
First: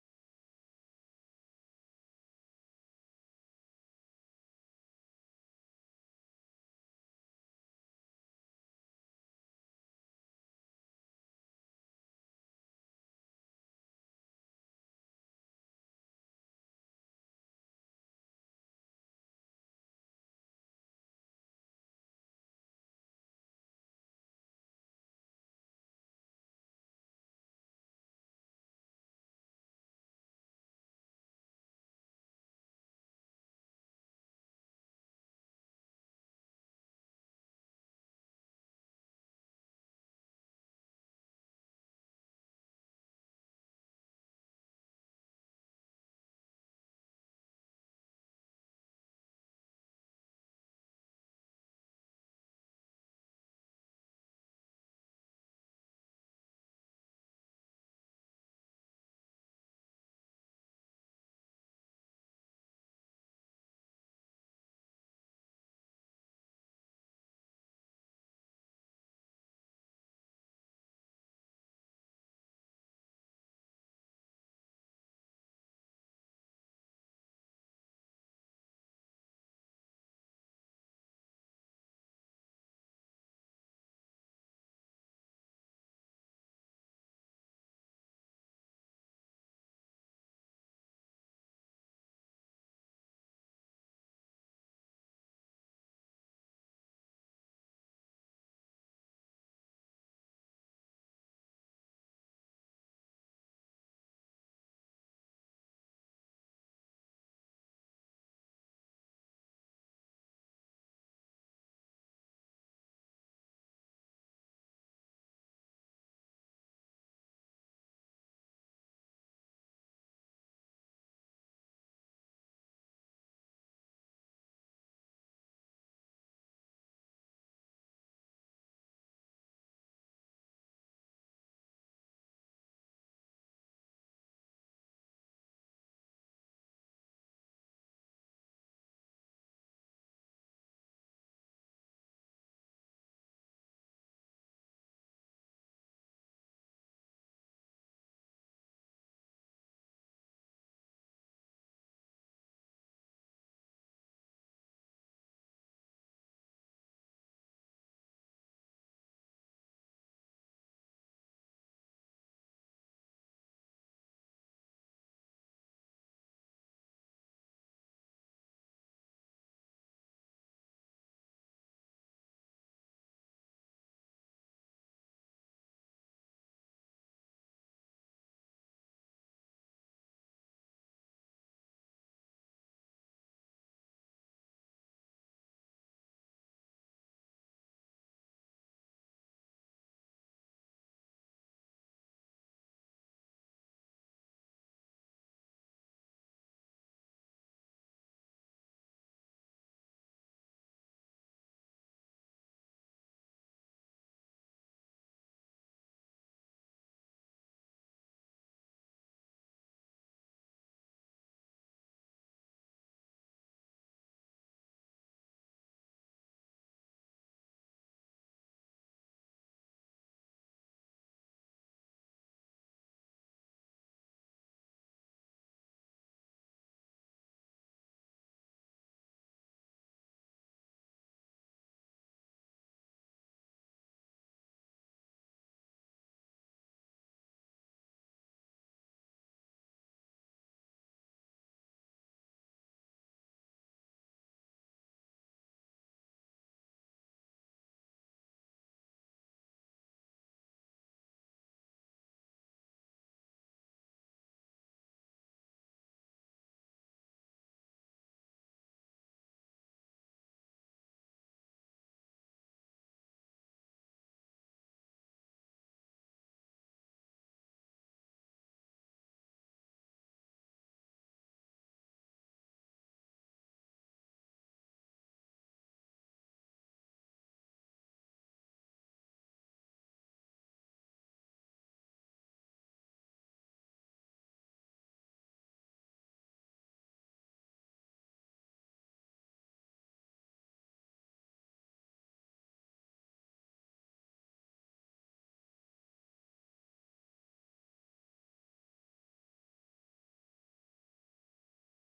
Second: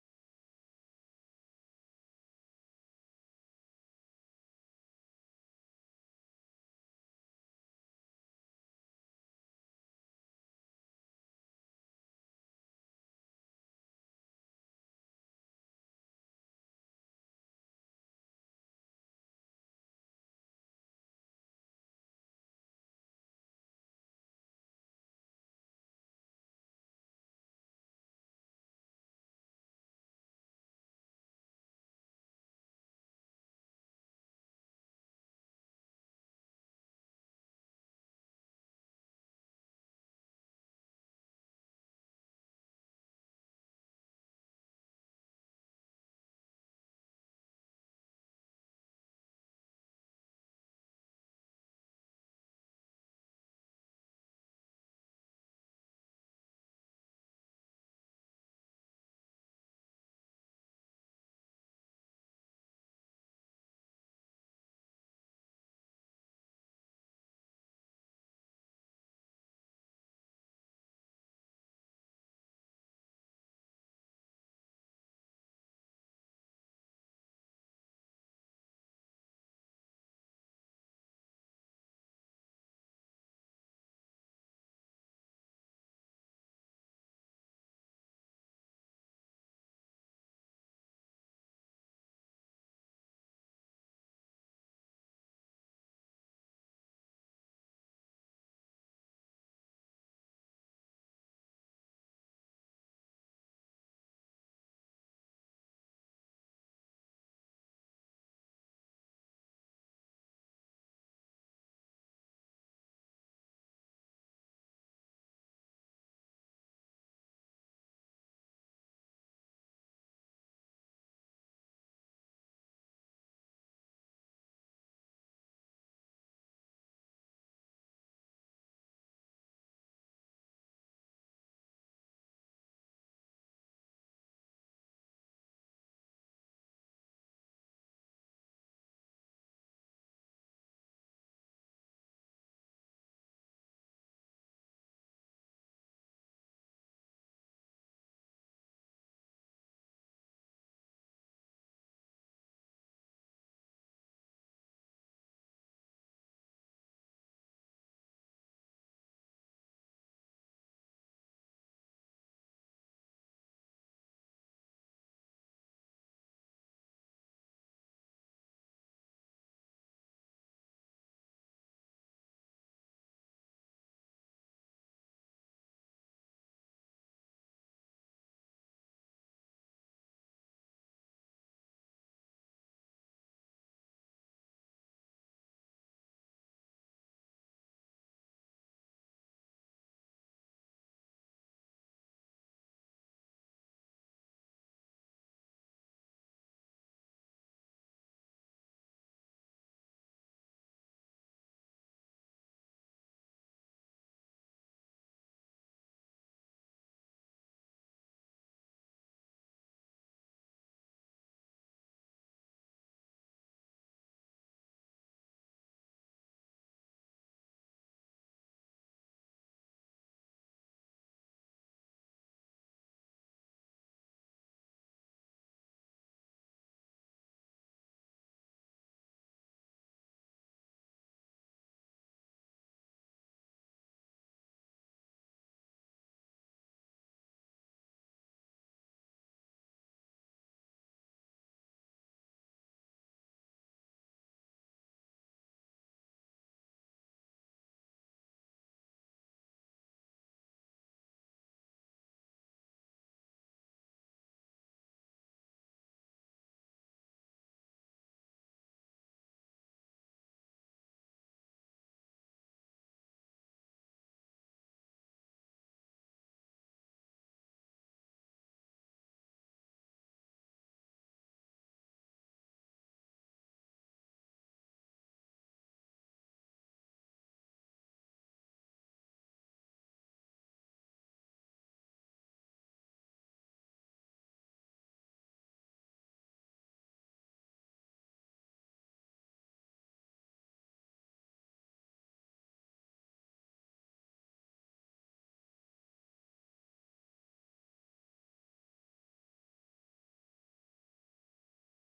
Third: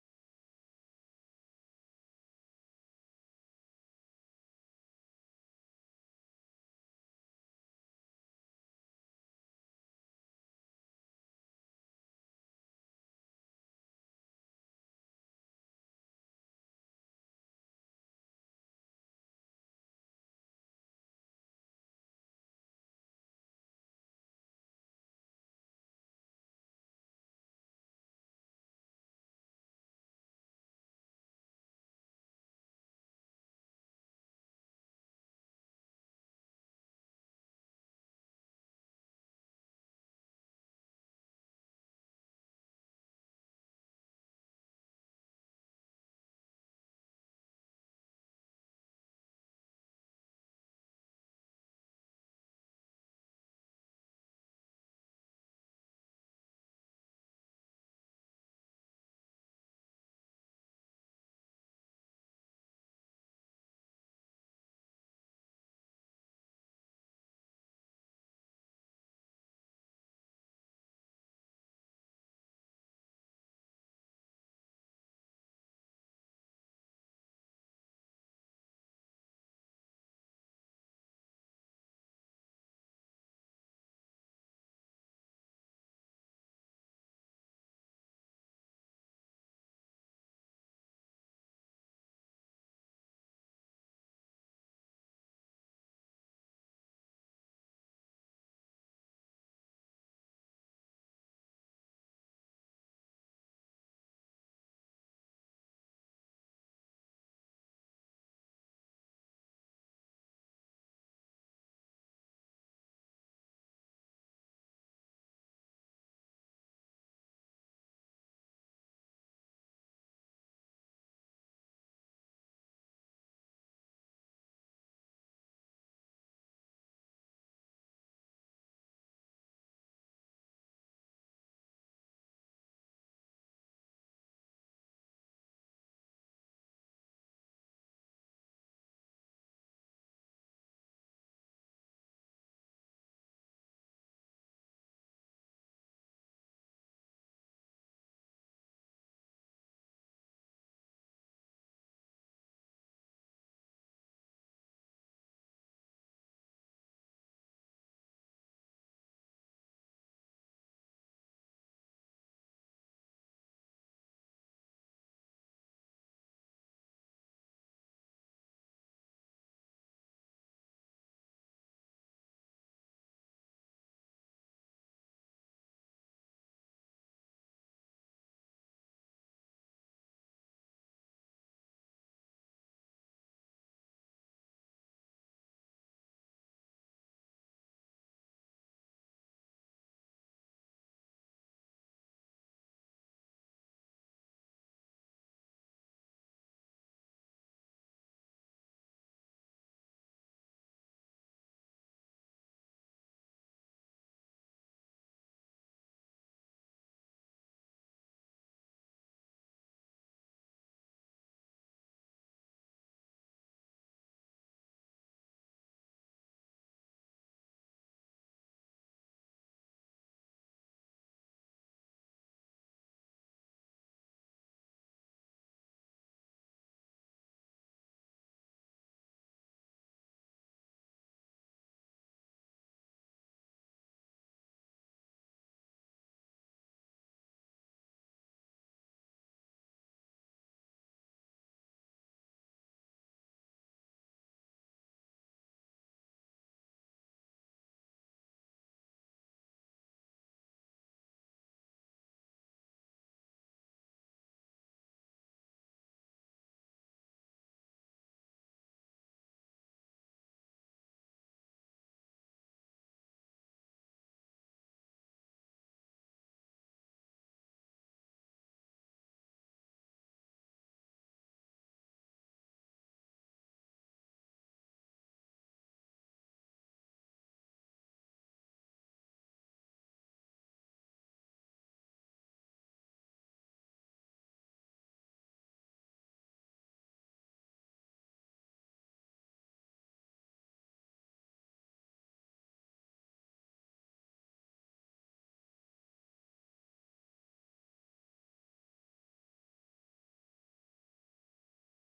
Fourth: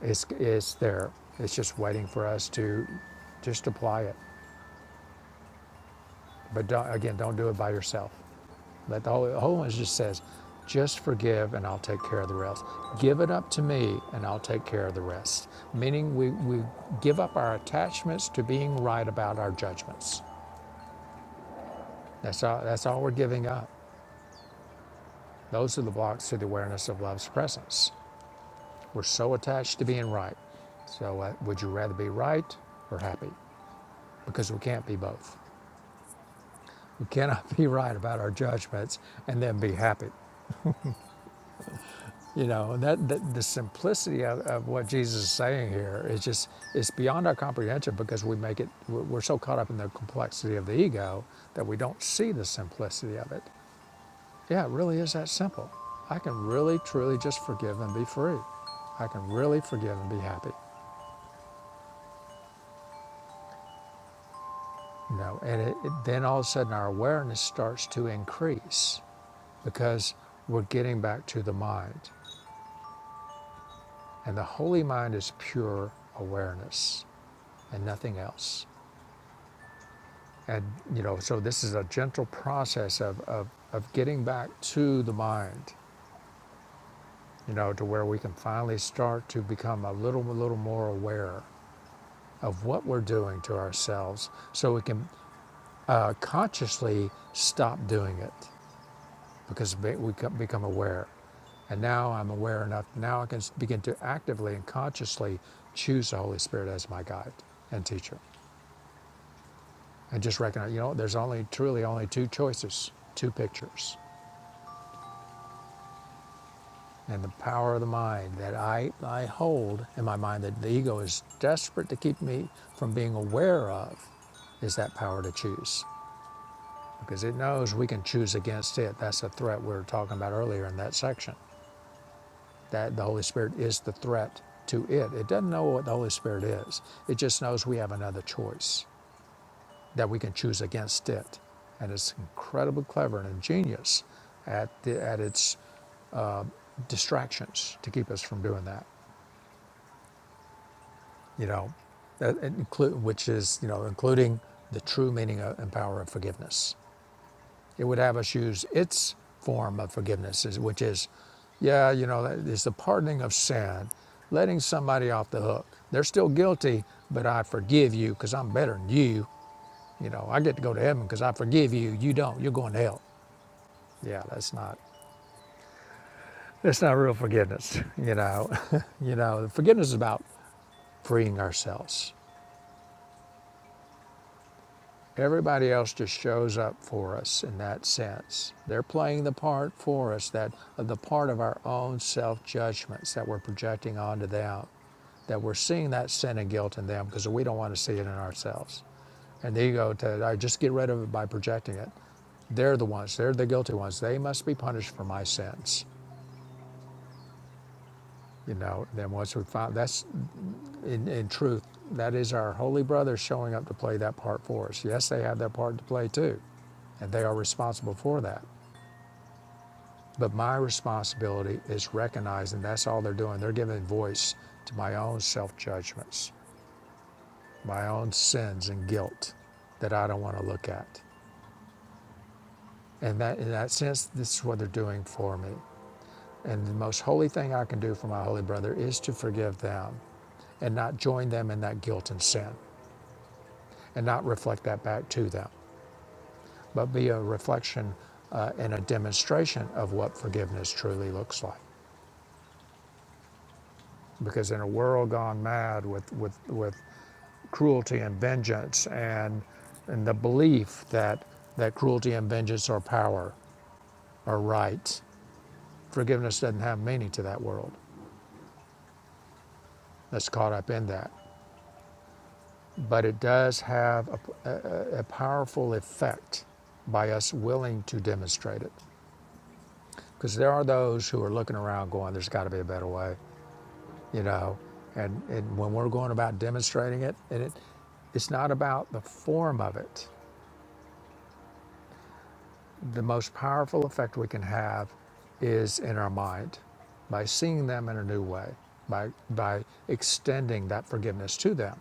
Speaker 1: It's it's there. It's just waiting for us to just apply it. But don't, again, don't do it by yourself. But the whole One just says, just forgive and I'll take care of the rest. Give it up to me and I'll take care of the rest. Meaning we, we give up our attachments to being right about our judgments. That's all, that's all we're giving up. Those are the blocks to the awareness of love's presence. We're so attached to being right. So uh, would you rather be right or happy? Because we can't be both. We cannot be right about our judgments and then be happy. You know, that, that the simplicity of, of what Jesus is saying here is just it's beyond our comprehension because we make it we're we're so caught up in the complexity of the ego that we don't see the simplicity of it. Yeah, it really is that simple. I can really truly just forgive and be free. I can really forgive and be happy. You know, and it, it, then all of a sudden our awareness starts to increase because we're getting back to the mind. And the holy mind is pure awareness and nothing else. And, you know, so this is a gentle process of, of, of getting back to the mind, you know, to where we can finally start to become a little, a little more aware of what we're doing to ourselves so we can uh, consciously stop doing it because we become aware. And now I'm aware enough, now I can begin to actively and consciously choose the Holy Spirit as my guide and teacher. And just recognize, you know, there's only truly only two choices, two pictures. and the power of the mind that I, I hold in my mind that the ego is desperate to keep me from being aware of is that power to choose because it knows we can choose against it. That's the threat we were talking about earlier in that section. That the Holy Spirit is the threat to it. It doesn't know what the Holy Spirit is. It just knows we have another choice that we can choose against it. And it's incredibly clever and ingenious at, the, at its distractions to keep us from doing that. you know, which is, you know, including the true meaning and power of forgiveness. It would have us use its form of forgiveness, which is, yeah, you know, it's the pardoning of sin, letting somebody off the hook. They're still guilty, but I forgive you because I'm better than you. You know, I get to go to heaven because I forgive you. You don't. You're going to hell. Yeah, that's not that's not real forgiveness. You know, you know, forgiveness is about freeing ourselves Everybody else just shows up for us in that sense. They're playing the part for us, that the part of our own self judgments that we're projecting onto them, that we're seeing that sin and guilt in them because we don't want to see it in ourselves. And the ego to I just get rid of it by projecting it. They're the ones. They're the guilty ones. They must be punished for my sins. You know. Then once we find that's in, in truth, that is our holy brothers showing up to play that part for us. Yes, they have their part to play too, and they are responsible for that. But my responsibility is recognizing that's all they're doing. They're giving voice to my own self judgments, my own sins and guilt that I don't want to look at. And that, in that sense, this is what they're doing for me. And the most holy thing I can do for my holy brother is to forgive them and not join them in that guilt and sin and not reflect that back to them. but be a reflection uh, and a demonstration of what forgiveness truly looks like. Because in a world gone mad with, with, with cruelty and vengeance and, and the belief that, that cruelty and vengeance are power, are right, forgiveness doesn't have meaning to that world that's caught up in that. But it does have a, a a powerful effect by us willing to demonstrate it. Because there are those who are looking around going, there's got to be a better way. you know, and, and when we're going about demonstrating it, and it, it's not about the form of it. The most powerful effect we can have is in our mind by seeing them in a new way, by, by extending that forgiveness to them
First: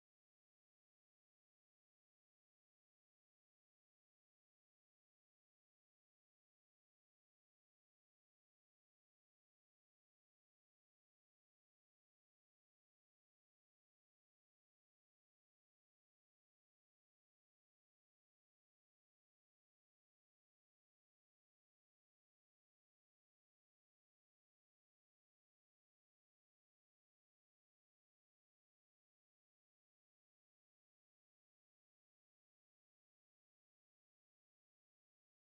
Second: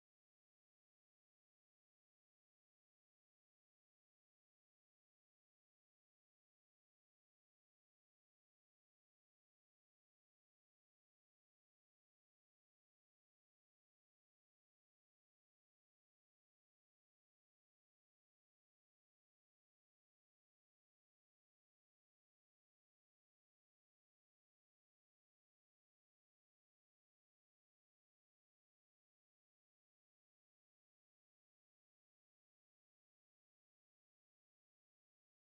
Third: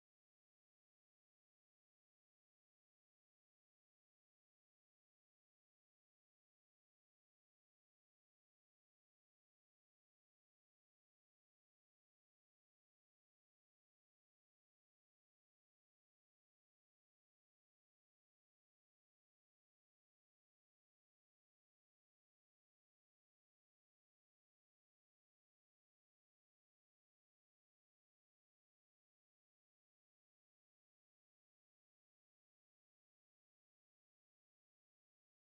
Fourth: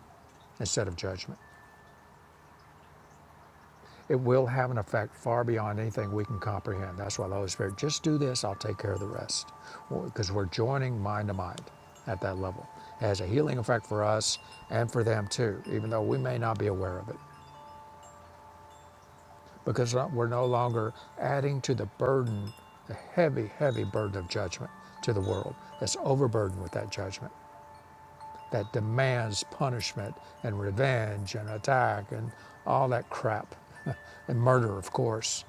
Speaker 1: instead of judgment. It will have an effect far beyond anything we can comprehend. That's why the Holy Spirit, just do this, I'll take care of the rest. Because we're joining mind to mind at that level. It has a healing effect for us and for them too, even though we may not be aware of it. Because we're no longer adding to the burden, the heavy, heavy burden of judgment to the world that's overburdened with that judgment. that demands punishment and revenge and attack and all that crap. and murder, of course.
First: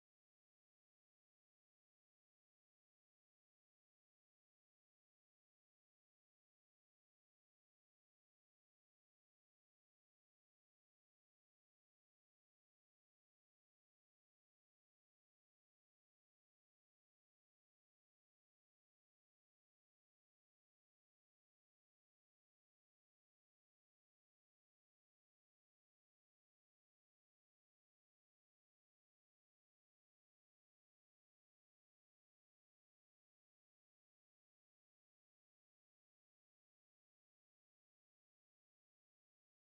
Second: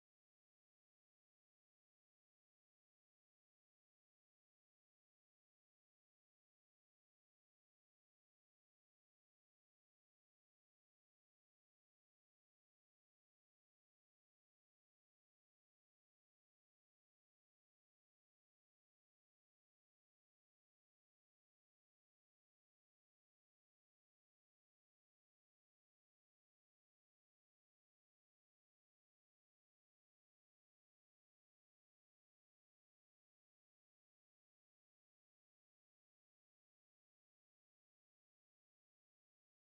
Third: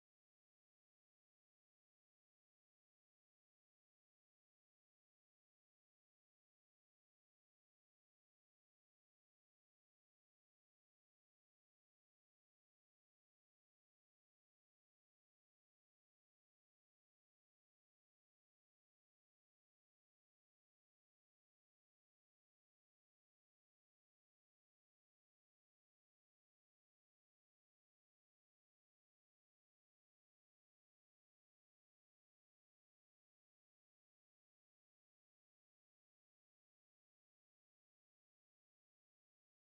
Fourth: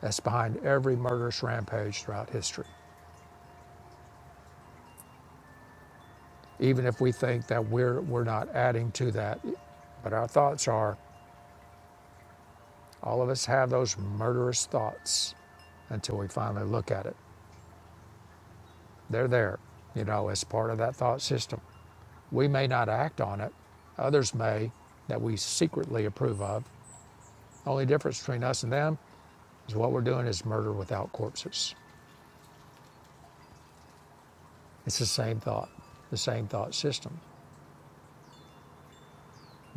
Speaker 1: That's behind every murderous rampage throughout history. Even if we think that we're, we're not adding to that, but our thoughts are all of us have those murderous thoughts until we finally look at it. They're there, you know, as part of that thought system. We may not act on it, others may that we secretly approve of. Only difference between us and them What we're doing is murder without corpses. It's the same thought, the same thought system.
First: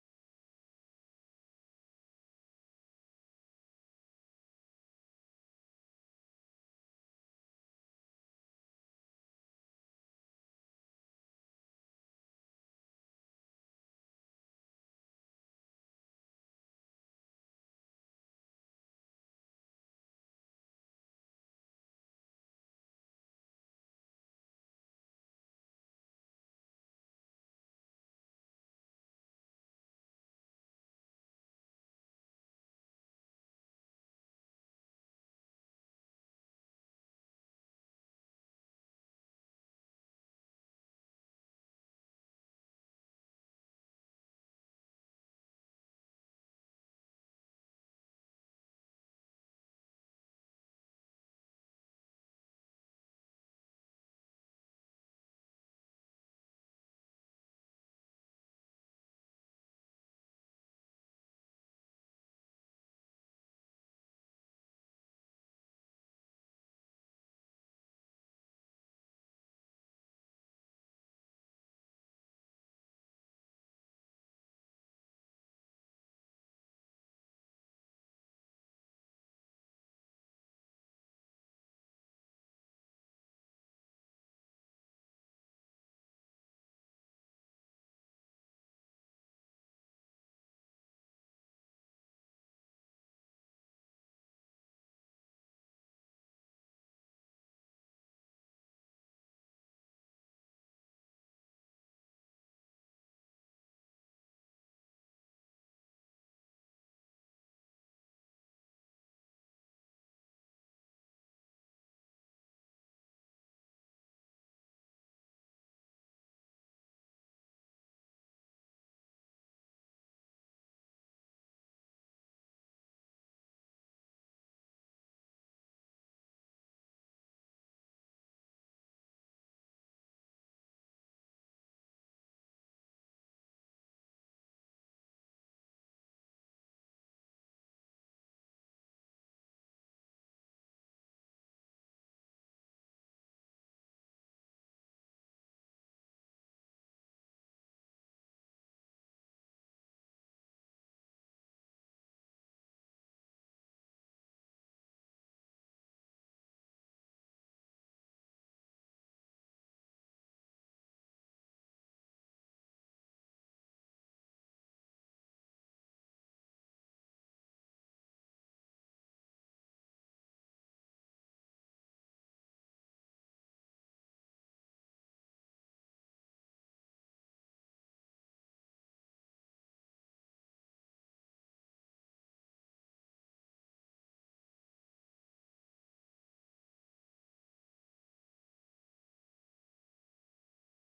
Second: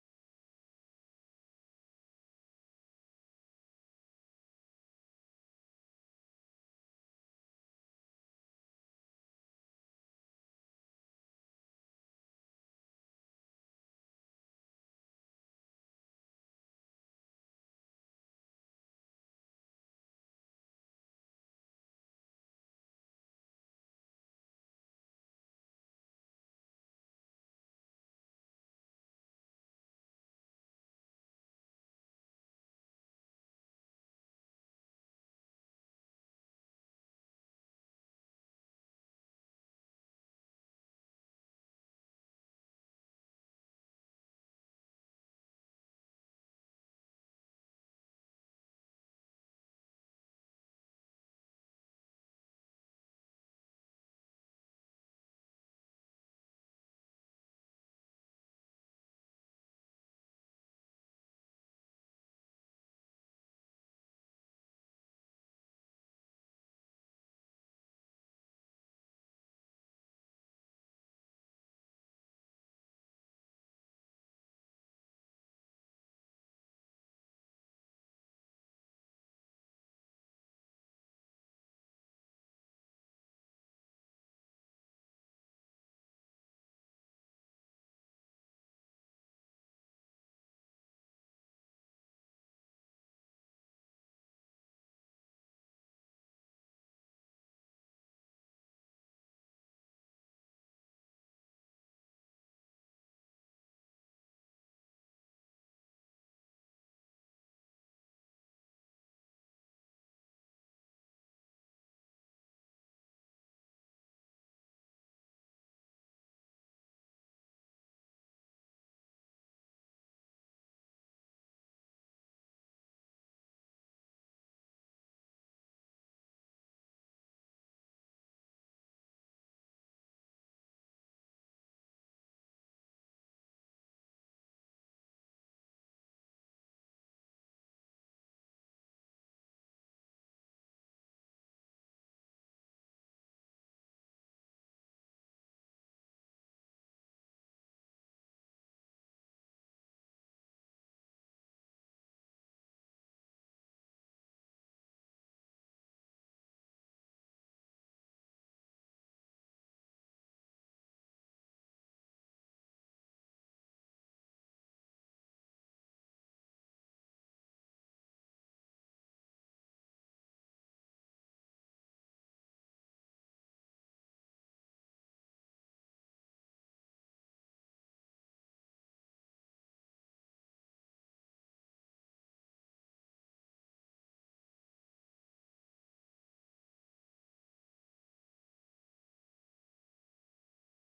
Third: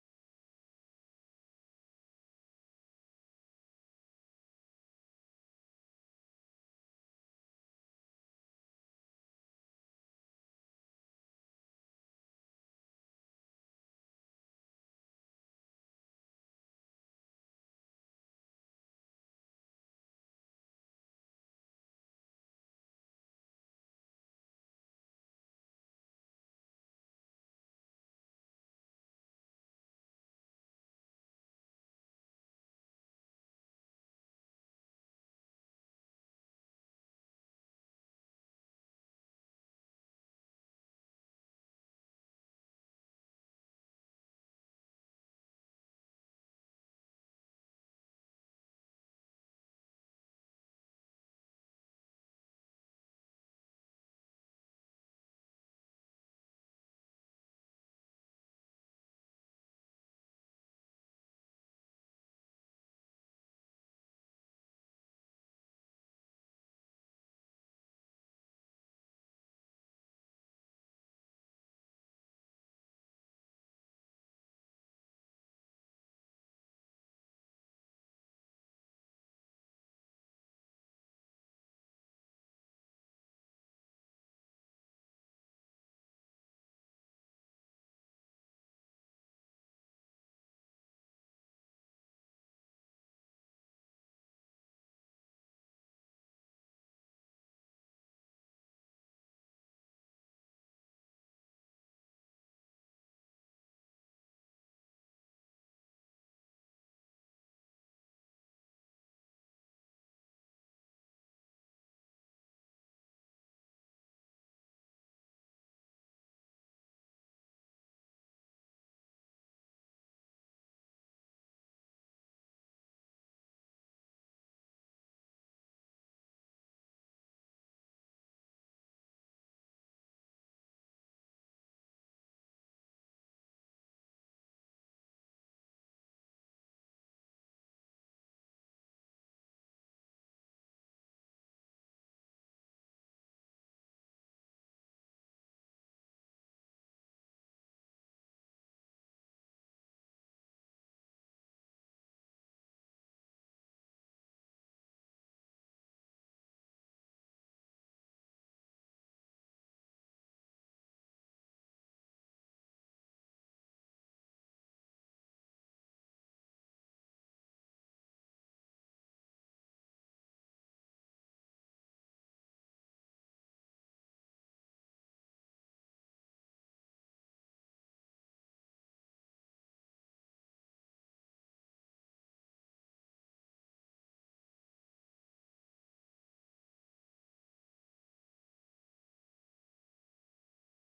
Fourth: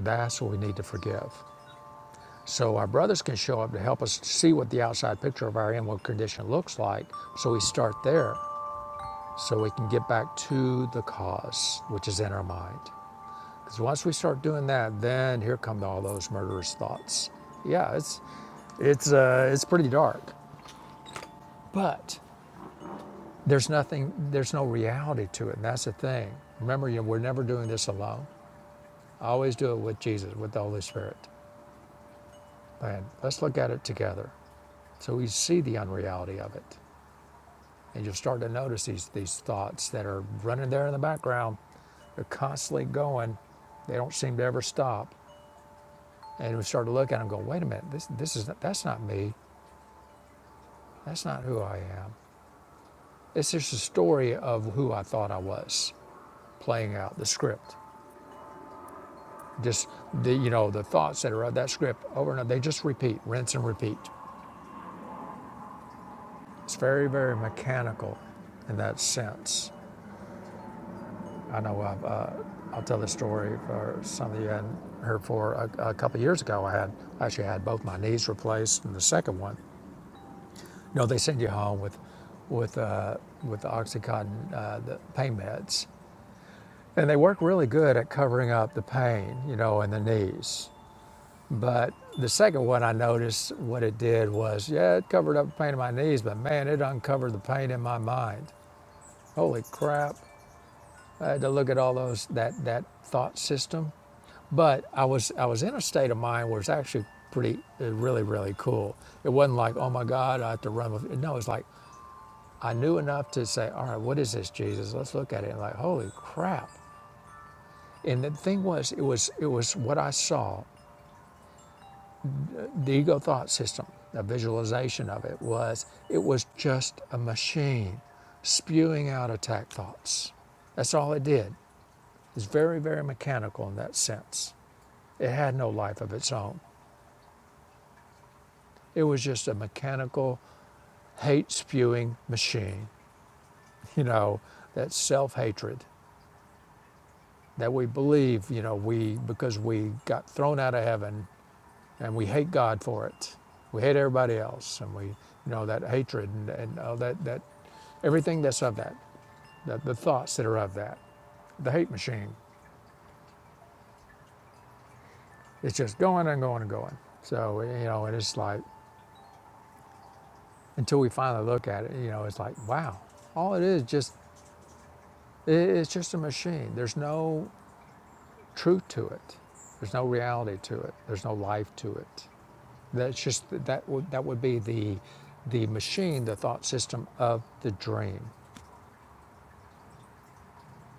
Speaker 1: That's what we need to forgive. So our brothers can show up to help us see what the outside picture of our inward condition looks like. So we start there so we can get back to the cause, which is in our mind. Because once we start doing that, then here come all those murderous thoughts. Yeah, it's it's uh, it's pretty dark, but there's nothing, there's no reality to it, and that's the thing. Remember, you know, we're never doing this alone. I always do it with Jesus, with the Holy Spirit. And let's look at it together. So we see the unreality of it. And you'll start to notice these, these thoughts that are running there in the background. They're constantly going. They don't seem to ever stop. And we start to look at them and go, wait a minute, this, this is, not, that's not me. That's not who I am. It's just a story of who I thought I was playing out the script. Just the, you know, the thoughts that are of that script over and over, they just repeat, rinse and repeat. It's very, very mechanical in that sense. I know I've, uh, I'll tell the story for some of you hadn't heard for a, a couple of years ago. I had I actually had both my knees replaced, and the second one, you know, they send you home with with uh, with the OxyContin uh, the pain meds, and they work really good at covering up the pain, you know, in the knees. But the second one, I noticed what it did was, yeah, it covered up the pain in my knees, but man, it uncovered the pain in my mind. Holy crap! uh, to look at all those that that thought system. But I was I was in a state of mind where it's actually pretty uh, really really cool. It wasn't like oh my God I have to run with it. no. It's like I knew enough to say all right what is this Jesus? Let's look at it and like holy crap. And the thing was it was it was what I saw the ego thought system. A visualization of it was it was just a machine spewing out attack thoughts. That's all it did. It's very, very mechanical in that sense. It had no life of its own. It was just a mechanical, hate spewing machine, you know, that self hatred that we believe, you know, we, because we got thrown out of heaven and we hate God for it. We hate everybody else and we, you know, that hatred and, and all that, that, everything that's of that, the, the thoughts that are of that, the hate machine, it's just going and going and going. So, you know, and it's like, until we finally look at it, you know, it's like, wow, all it is just It's just a machine. There's no truth to it. There's no reality to it. There's no life to it. That's just that would that would be the the machine, the thought system of the dream.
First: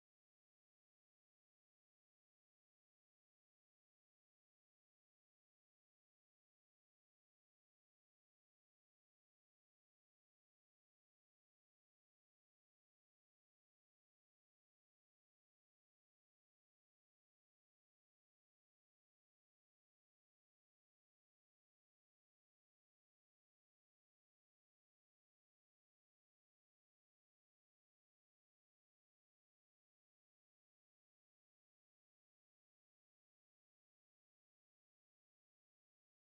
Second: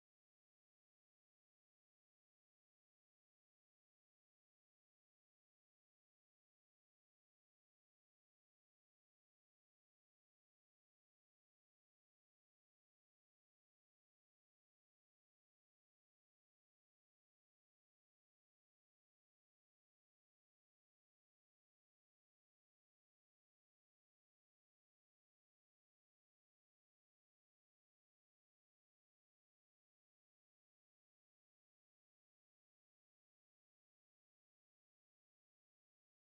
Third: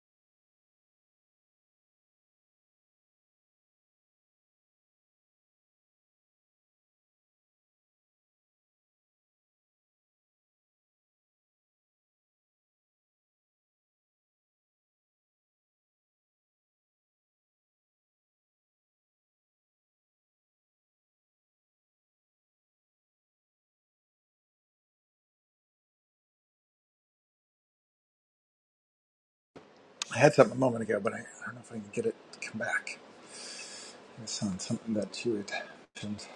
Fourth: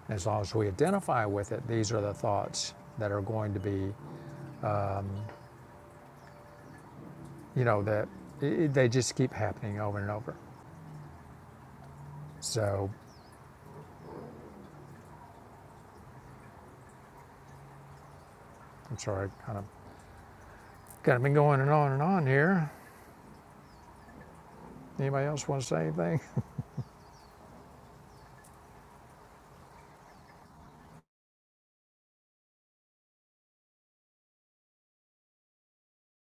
Speaker 1: And as long as we identify with it, these are the thoughts that are going to be, you know, that i they just keep happening over and over. So I'm sorry, I kind of kind of been going and on and on here. Anybody else want to say anything?
Speaker 2: I had something a moment ago, but I, I don't know if I can get it to come back. It was on something that you had mentioned.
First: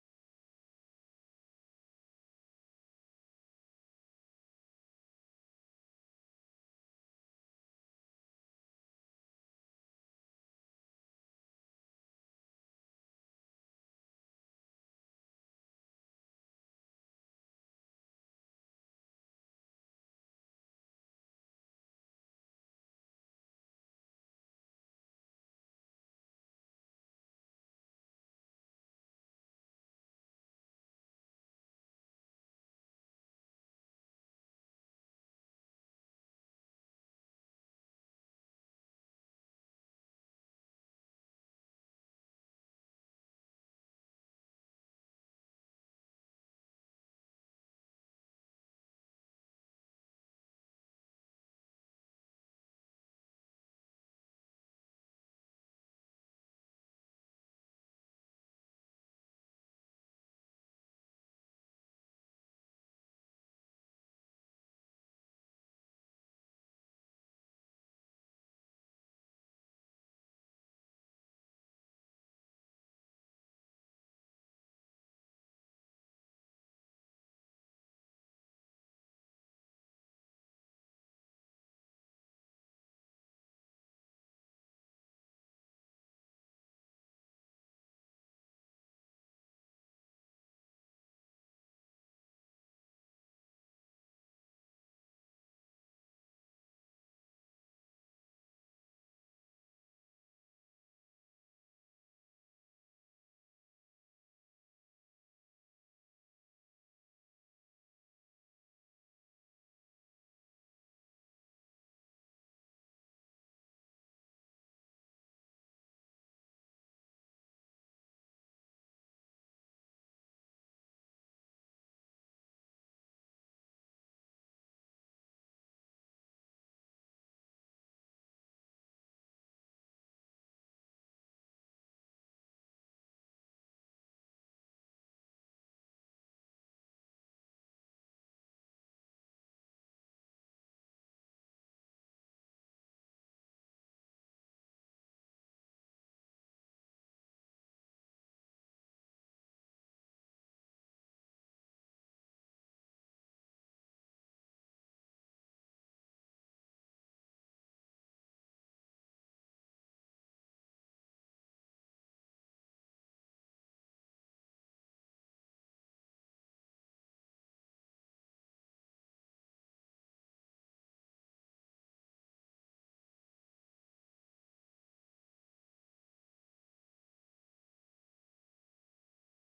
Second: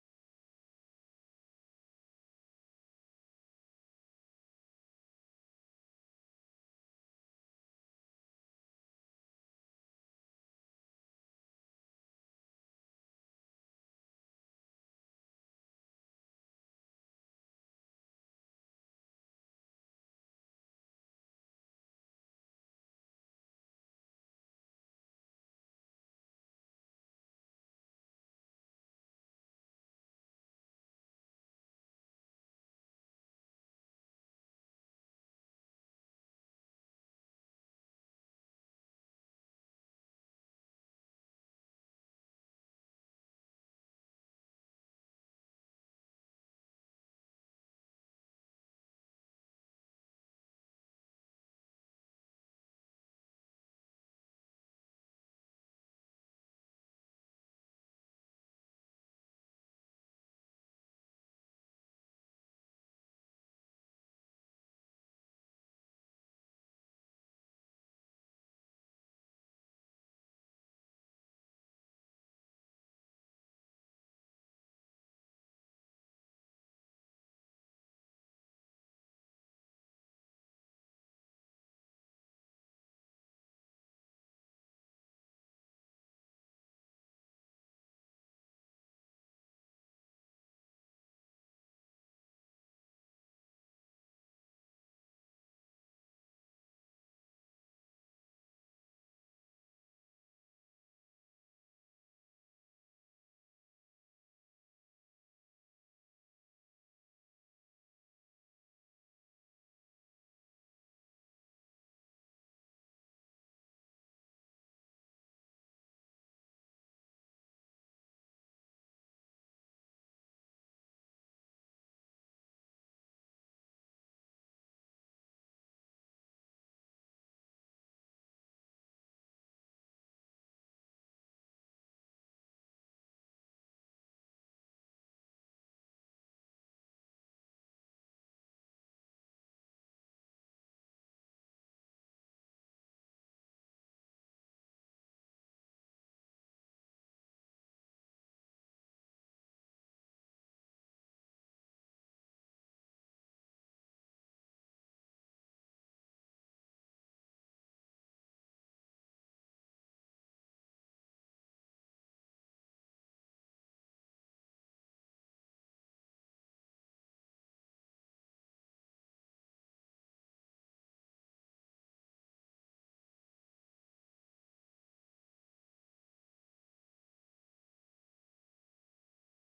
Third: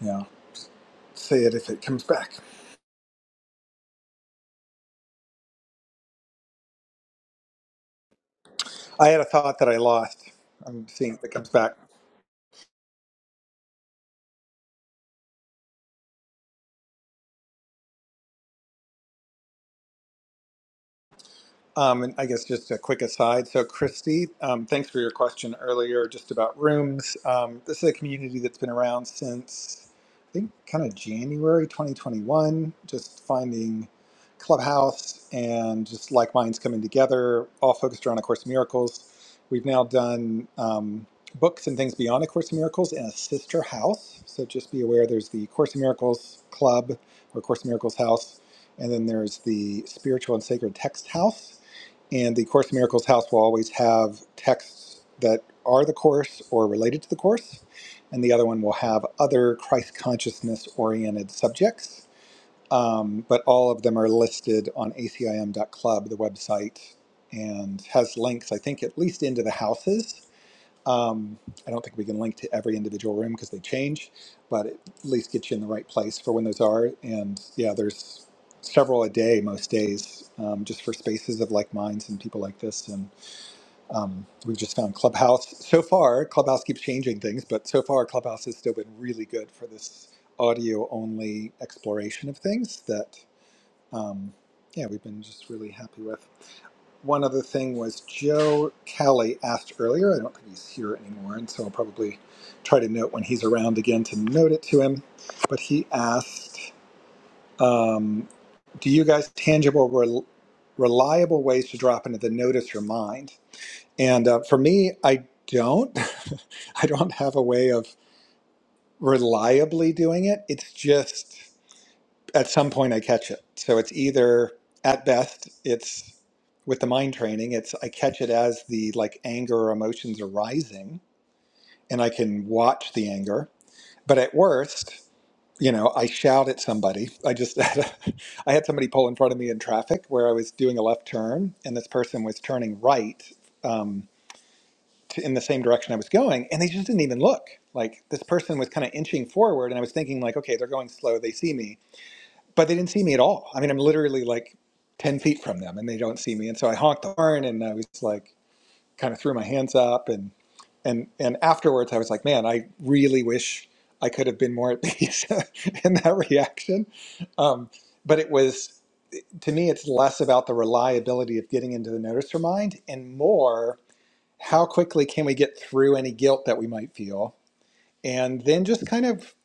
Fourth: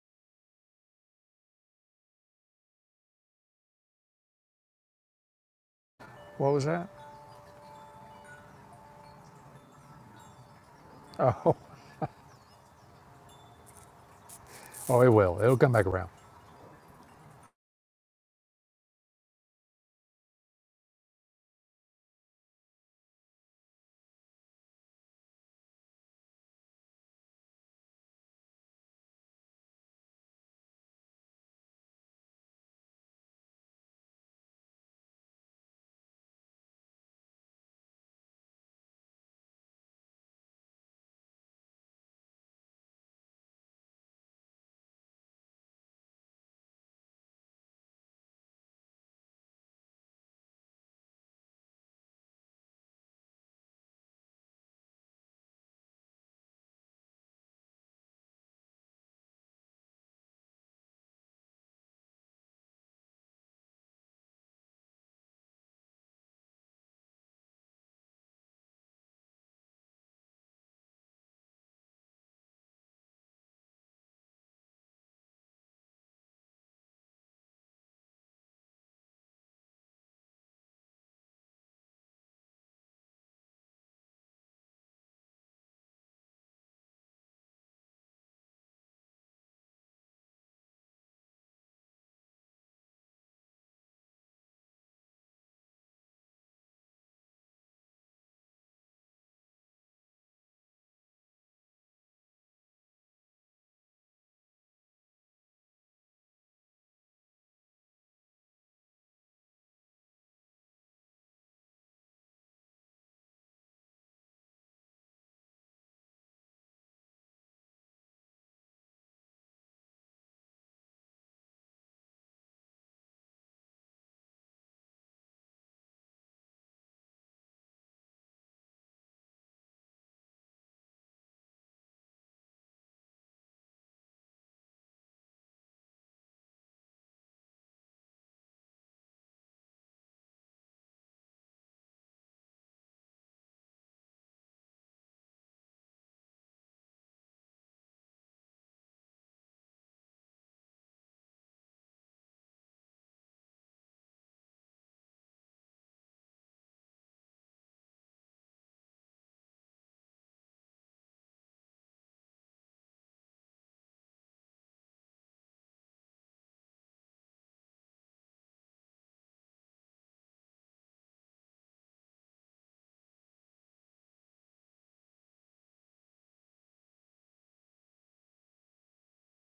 Speaker 2: Yeah. Say it if it comes back.
Speaker 1: What was that?
Speaker 2: I had a thought that I lost. I'm seeing if it comes
Speaker 1: Oh,
Speaker 2: back.
Speaker 1: oh, it will. It'll come back around.
Speaker 2: Um, and I guess just a quick aside. So, Christy, um, thanks for your question earlier just about rooms. Um, this is a community that's been around since, I think, kind of January 2021, just finding Clubhouse and just like minds coming together, all focused around A Course in Miracles. We've now done um, books and things beyond A Course in Miracles in a sister house. So, just be aware there's the Course in Miracles Club or Course in Miracles House, and then there's the Spiritual and Sacred Text House. And the Course in Miracles house will always have texts that are the Course or related to the Course. And the other one will have other Christ consciousness oriented subjects. Um, but all of them are listed on acim.club, the website, and has links, I think, at least into the houses um, I don't think we can link to every individual room because they change, but it at least get you in the right place for when those are. And yeah, there's several a day most days um, just for spaces of like minds and people like this. And um, we've just found Clubhouse so far. Clubhouse keeps changing things, but so far Clubhouse has still been really good for this audio only exploration of things that um, yeah we've been just really happy with. One other thing was Joe Kelly asked earlier. I don't think he's here anymore, and so I'll probably try to note when he's around again to note it to him. But he asked, um, "Do you guys tangible, rel reliable ways to drop into the notice your mind?" And uh, for me, I don't. I don't have a way of reliably doing it. It's just at some point I catch it. So it's either at best it's with the mind training, it's I catch it as the like anger or emotions are rising and I can watch the anger. But at worst, you know, I shout at somebody. I just had a, I had somebody pull in front of me in traffic where I was doing a left turn and this person was turning right um, to, in the same direction I was going and they just didn't even look. Like this person was kind of inching forward and I was thinking like, okay, they're going slow, they see me but they didn't see me at all. I mean, I'm literally like 10 feet from them and they don't see me. And so I honked the horn and I was like, kind of threw my hands up. And, and, and afterwards I was like, man, I really wish I could have been more at peace in that reaction. Um, but it was, to me, it's less about the reliability of getting into the noticer mind and more how quickly can we get through any guilt that we might feel and then just kind of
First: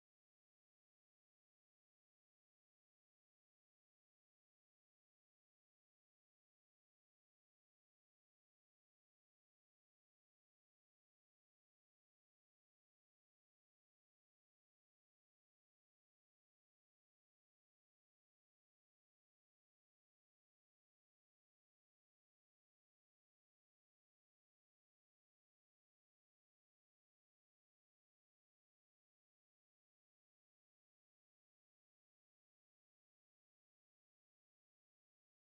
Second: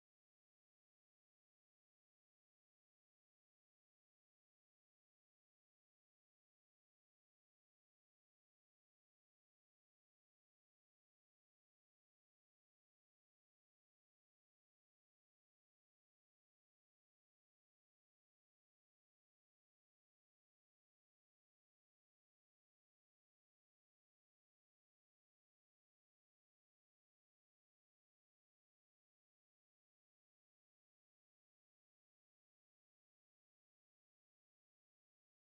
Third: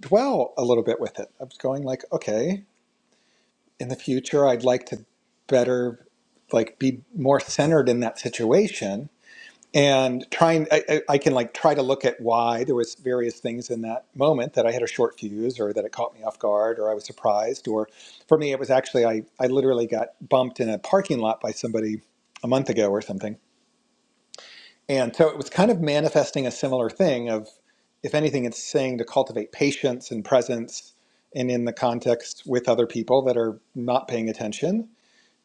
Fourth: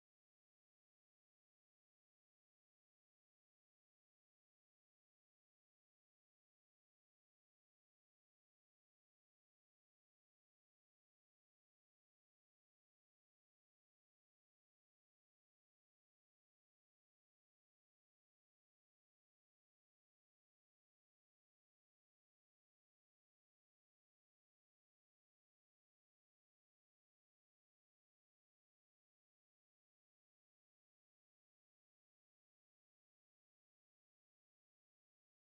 Speaker 2: dwell a little bit with it. I was going like, okay, in the future i'd like to better like be more centered in that situation and trying I, I I can like try to look at why there was various things in that moment that i had a short fuse or that it caught me off guard or i was surprised or for me it was actually i, I literally got bumped in a parking lot by somebody a month ago or something and so it was kind of manifesting a similar thing of if anything it's saying to cultivate patience and presence and in the context with other people that are not paying attention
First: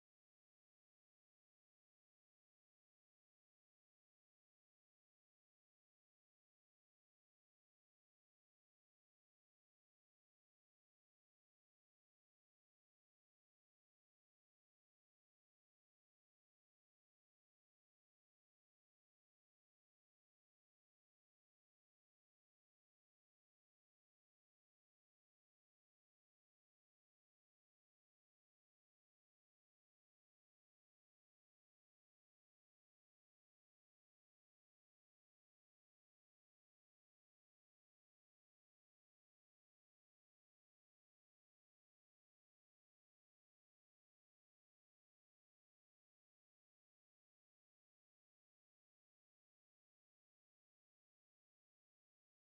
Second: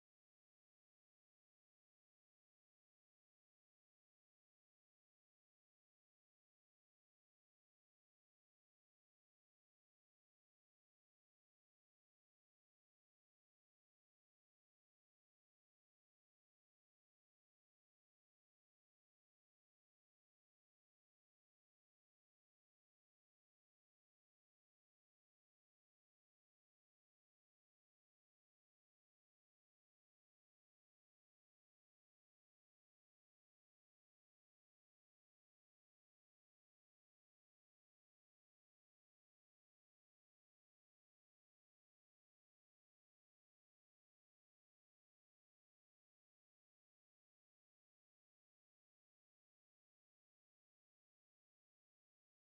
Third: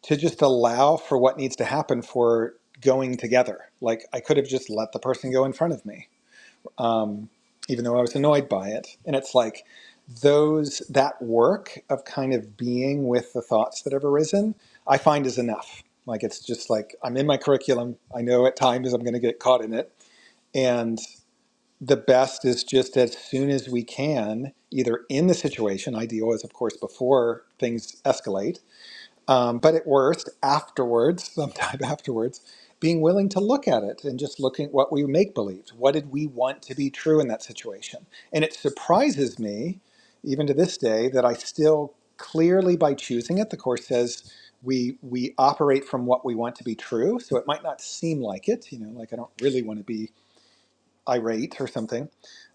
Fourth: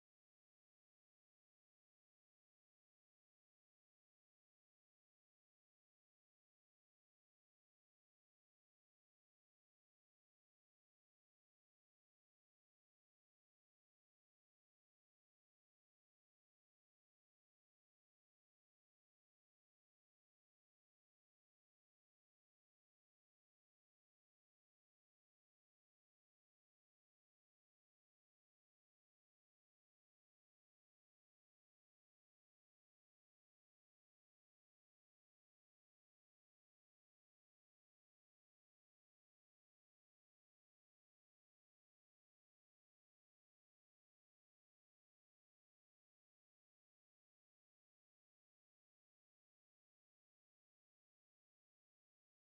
Speaker 2: to just allow for what needs to happen for going together. Like I could have just let the person go in front of me, um, even though I was annoyed by it. And it's like those that work of kind of being with the thoughts that have arisen, I find is enough. Like it's just like I'm in my curriculum. I know at times I'm going to get caught in it, and the best is just as soon as we can, either in the situation, ideal is of course before things escalate, um, but at worst, afterwards, sometime afterwards, being willing to look at it and just looking at what we make believe. What did we want to be true in that situation? And it surprises me, even to this day, that I still clearly by choosing it, the course says we we operate from what we want to be true. So it might not seem like it, you know, like I don't really want to be irate or something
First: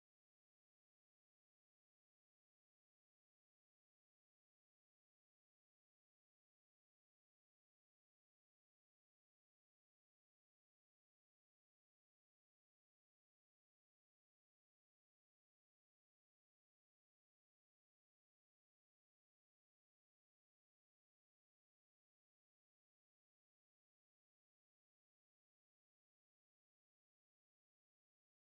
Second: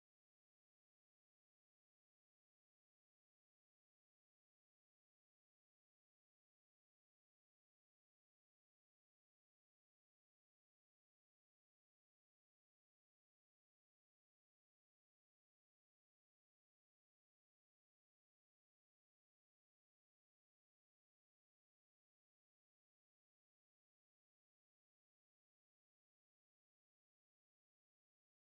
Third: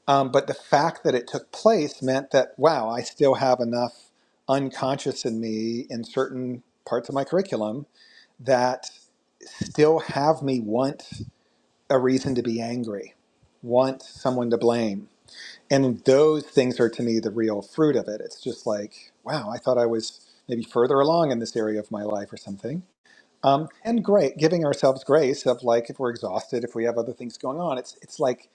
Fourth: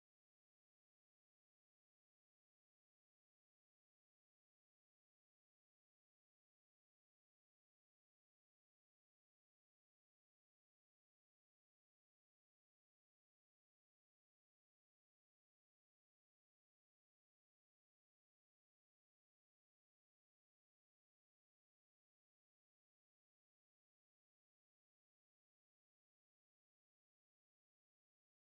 Speaker 2: um, but the fact that it took place meant that, wow, I still have enough unconscious in me in certain parts of my curriculum that still have me want a reason to be angry, want someone to blame. And those things are to me the real fruit of it. It's just like, wow, I thought I was maybe further along in this area of my life or something. Um, and great, giving ourselves grace of like if we're exhausted, if we have other things going on, it's it's like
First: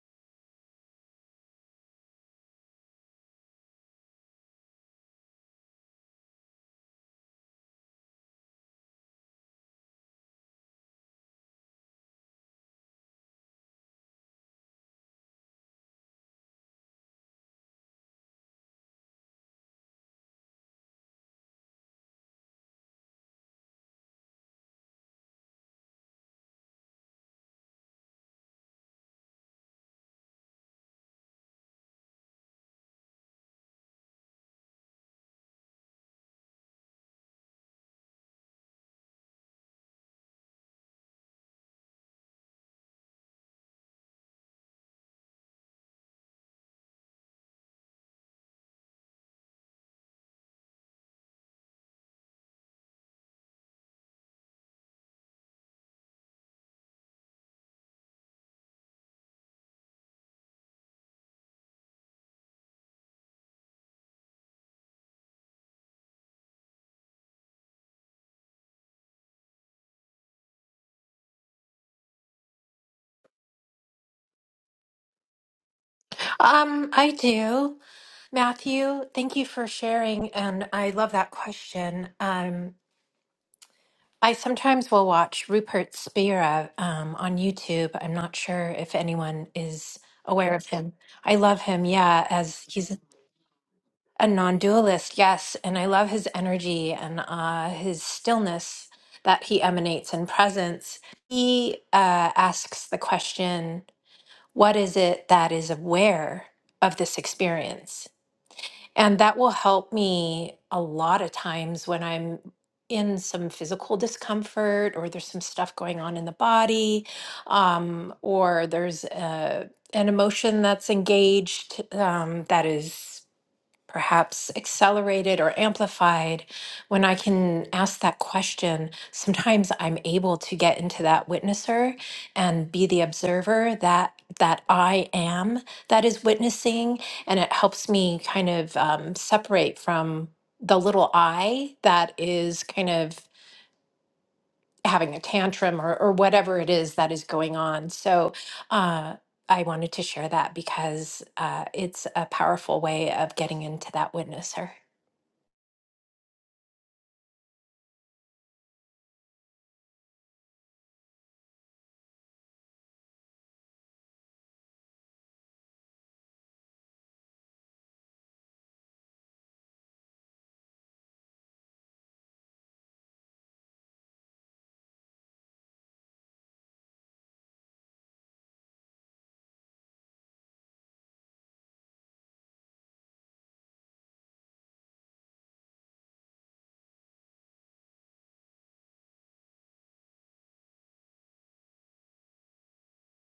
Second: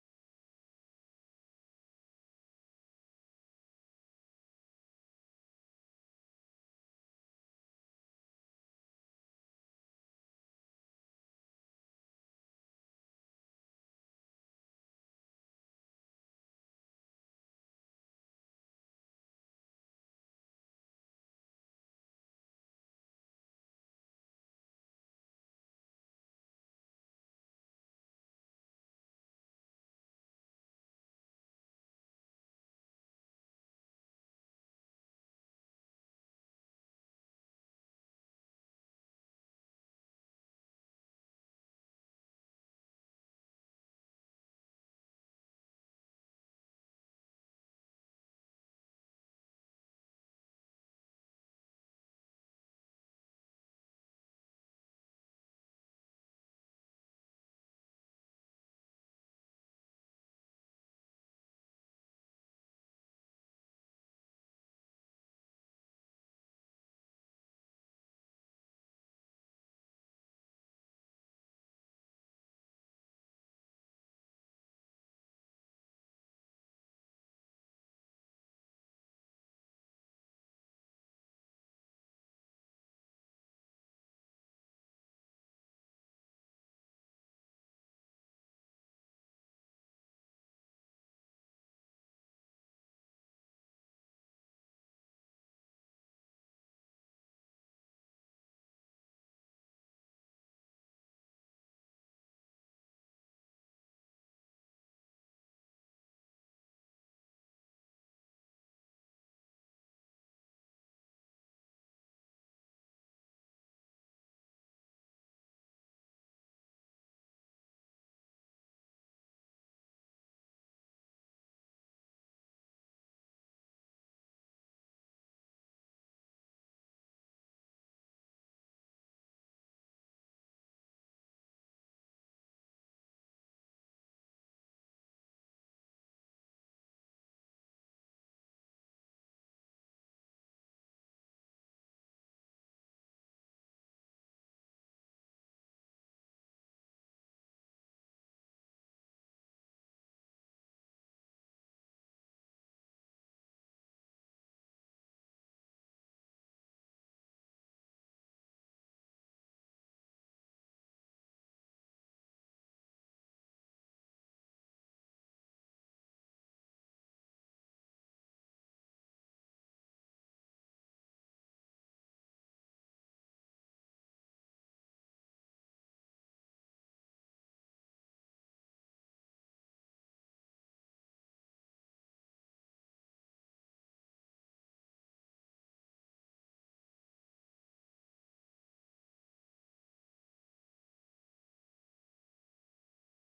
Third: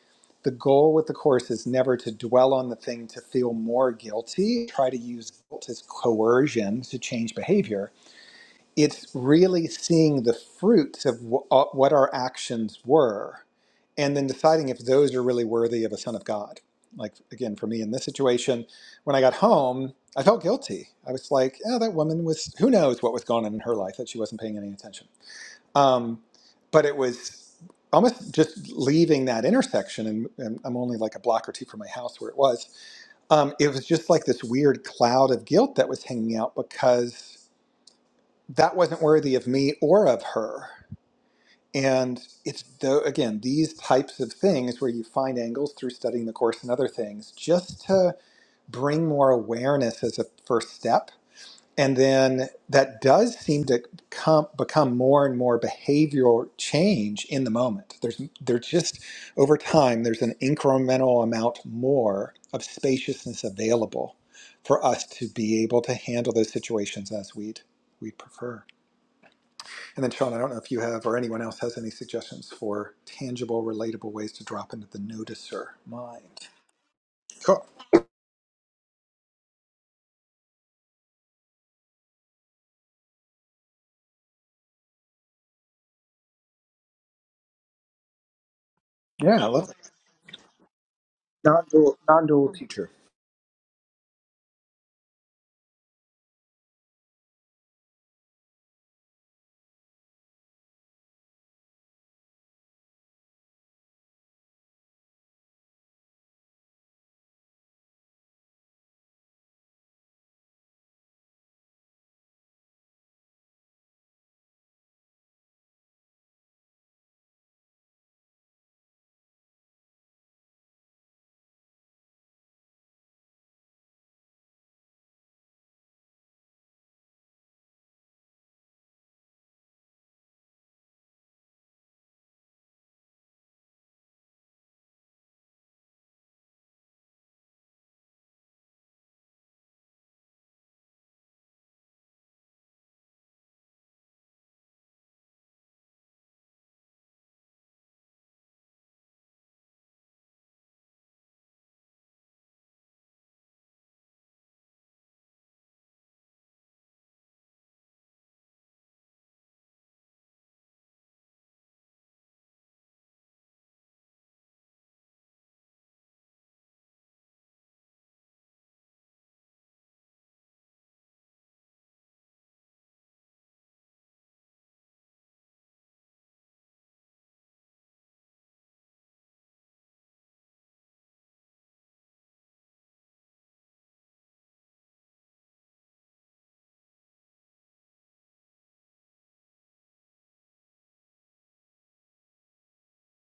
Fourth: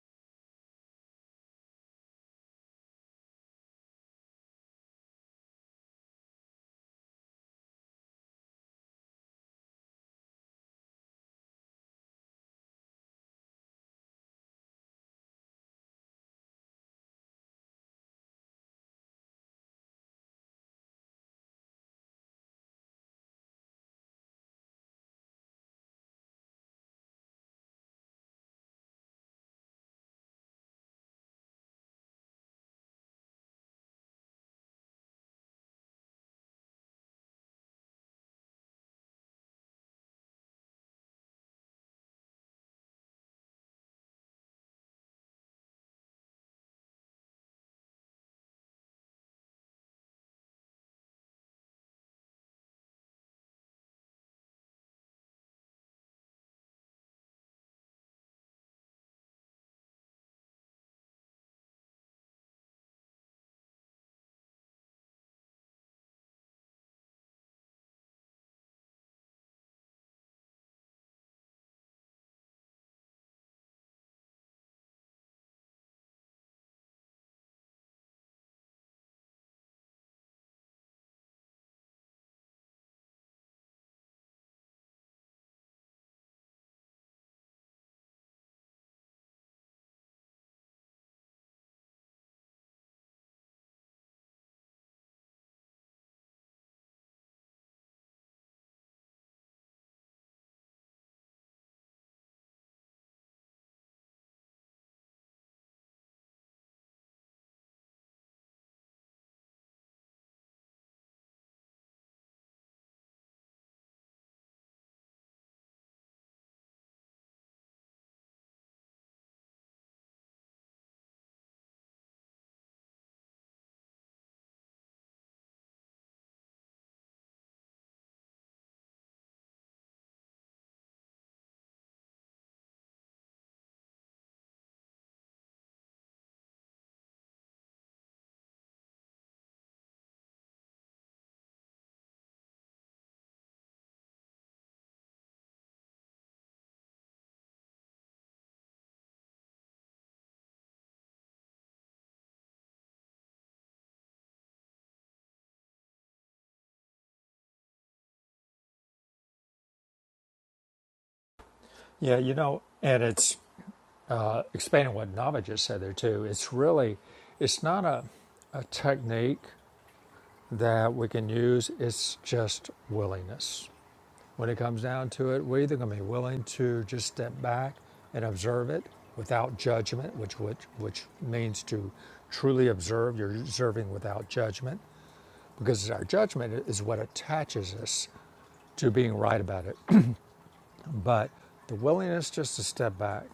Speaker 2: the goal with the course is never to dwell on the thing to feel more guilty. Try to use guilt as coercion to change behavior. It's really seeing the fruits of wh- uh, what our actions were, and then deciding if those are really worthy of a son of God. Like again, for me in this situation, when I got home, I felt guilty. I was like, "Oh, that woman was. Who knows what was going on in her life that she wasn't paying any attention." Um, but it was almost just leaving that intersection, and, and I'm only like a block or two from my house where it was. Um, it was just like this weird cloud of guilt that was hanging out because that wasn't worthy of me or of her. And it's though again these types of things where you find angles through studying the course and other things just to bring more awareness as a first step and then that does seem to come become more and more behavioral change in the moment there's there's just over time there's an incremental amount more of spaciousness available for us to be able to handle those situations as we'd we'd prefer and then sean i don't know if you have or anyone else has any suggestions for tangible relatable ways to drop into the noticer mind
Speaker 3: Um, I
Speaker 2: cool
Speaker 3: do. Matthew, thank you for sharing. And I love that question. Um, I sometimes will watch Rupert Spira um, on YouTube. I'm not sure if
Speaker 2: yeah
Speaker 3: anyone
Speaker 2: i love it
Speaker 3: is aware of him. I love him,
Speaker 2: Non-dual,
Speaker 3: yeah,
Speaker 2: non-dual
Speaker 3: as
Speaker 2: teacher.
Speaker 3: he's a non dualist, yes. And I love his energy and uh, his stillness that he emanates in presence. He uh, asks the question what is it that is aware of this experience? And that will help me a lot of times when I'm in some physical discomfort or there's some stuff going on in the body um, or there's uh an emotion that's engaged um, that is perhaps accelerated or amplified when I can ask that question. Sometimes I'm able to get into that witnesser and be the observer that that I am that is witnessing, and it helps me kind of um, separate from the little I that is kind of having a tantrum or, or whatever it is that is going on. So. Uh, I wanted to share that because uh, it's a powerful way of getting into that witnesser.
Speaker 1: Yeah, you know, and it's uh, expanding what Nava just said there too, it's really, it's not a, a technique that we can use. It's just willingness. When it comes down to it, we're either going to be willing to just step back and observe it without judgment, which which, which means to truly observe. You're observing without judgment because our judgment is what attaches us to being right about it. but the willingness just to step back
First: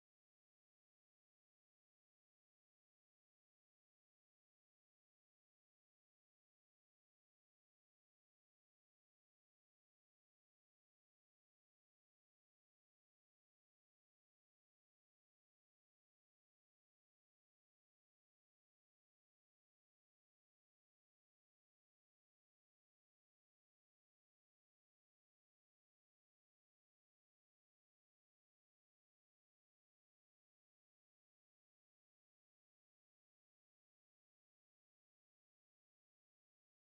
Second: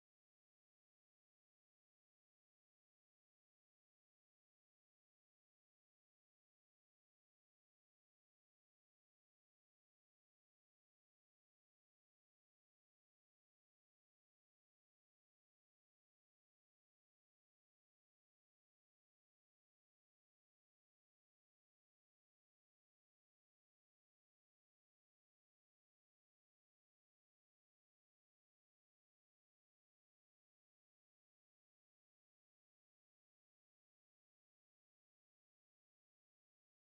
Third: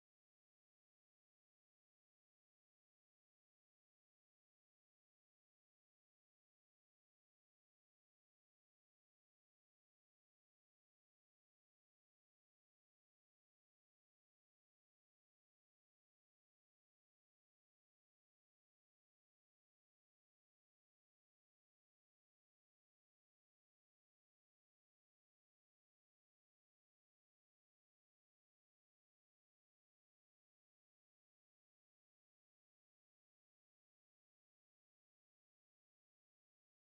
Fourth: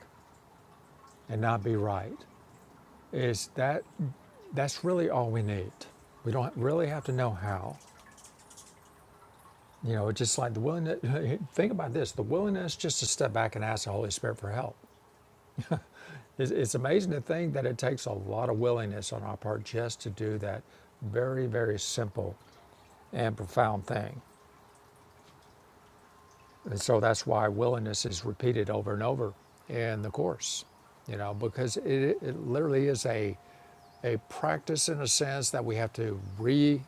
Speaker 1: and not be right is that That's really all we need. We don't really have to know how. You know, it's just like the willingness. Think about this: the willingness just to step back and ask the Holy Spirit for help. It's, it's amazing to think that it takes a lot of willingness on our part just to do that very, very simple and profound thing. And so that's why willingness is repeated over and over in the course. You know, because it, it literally is a a practice in a sense that we have to re.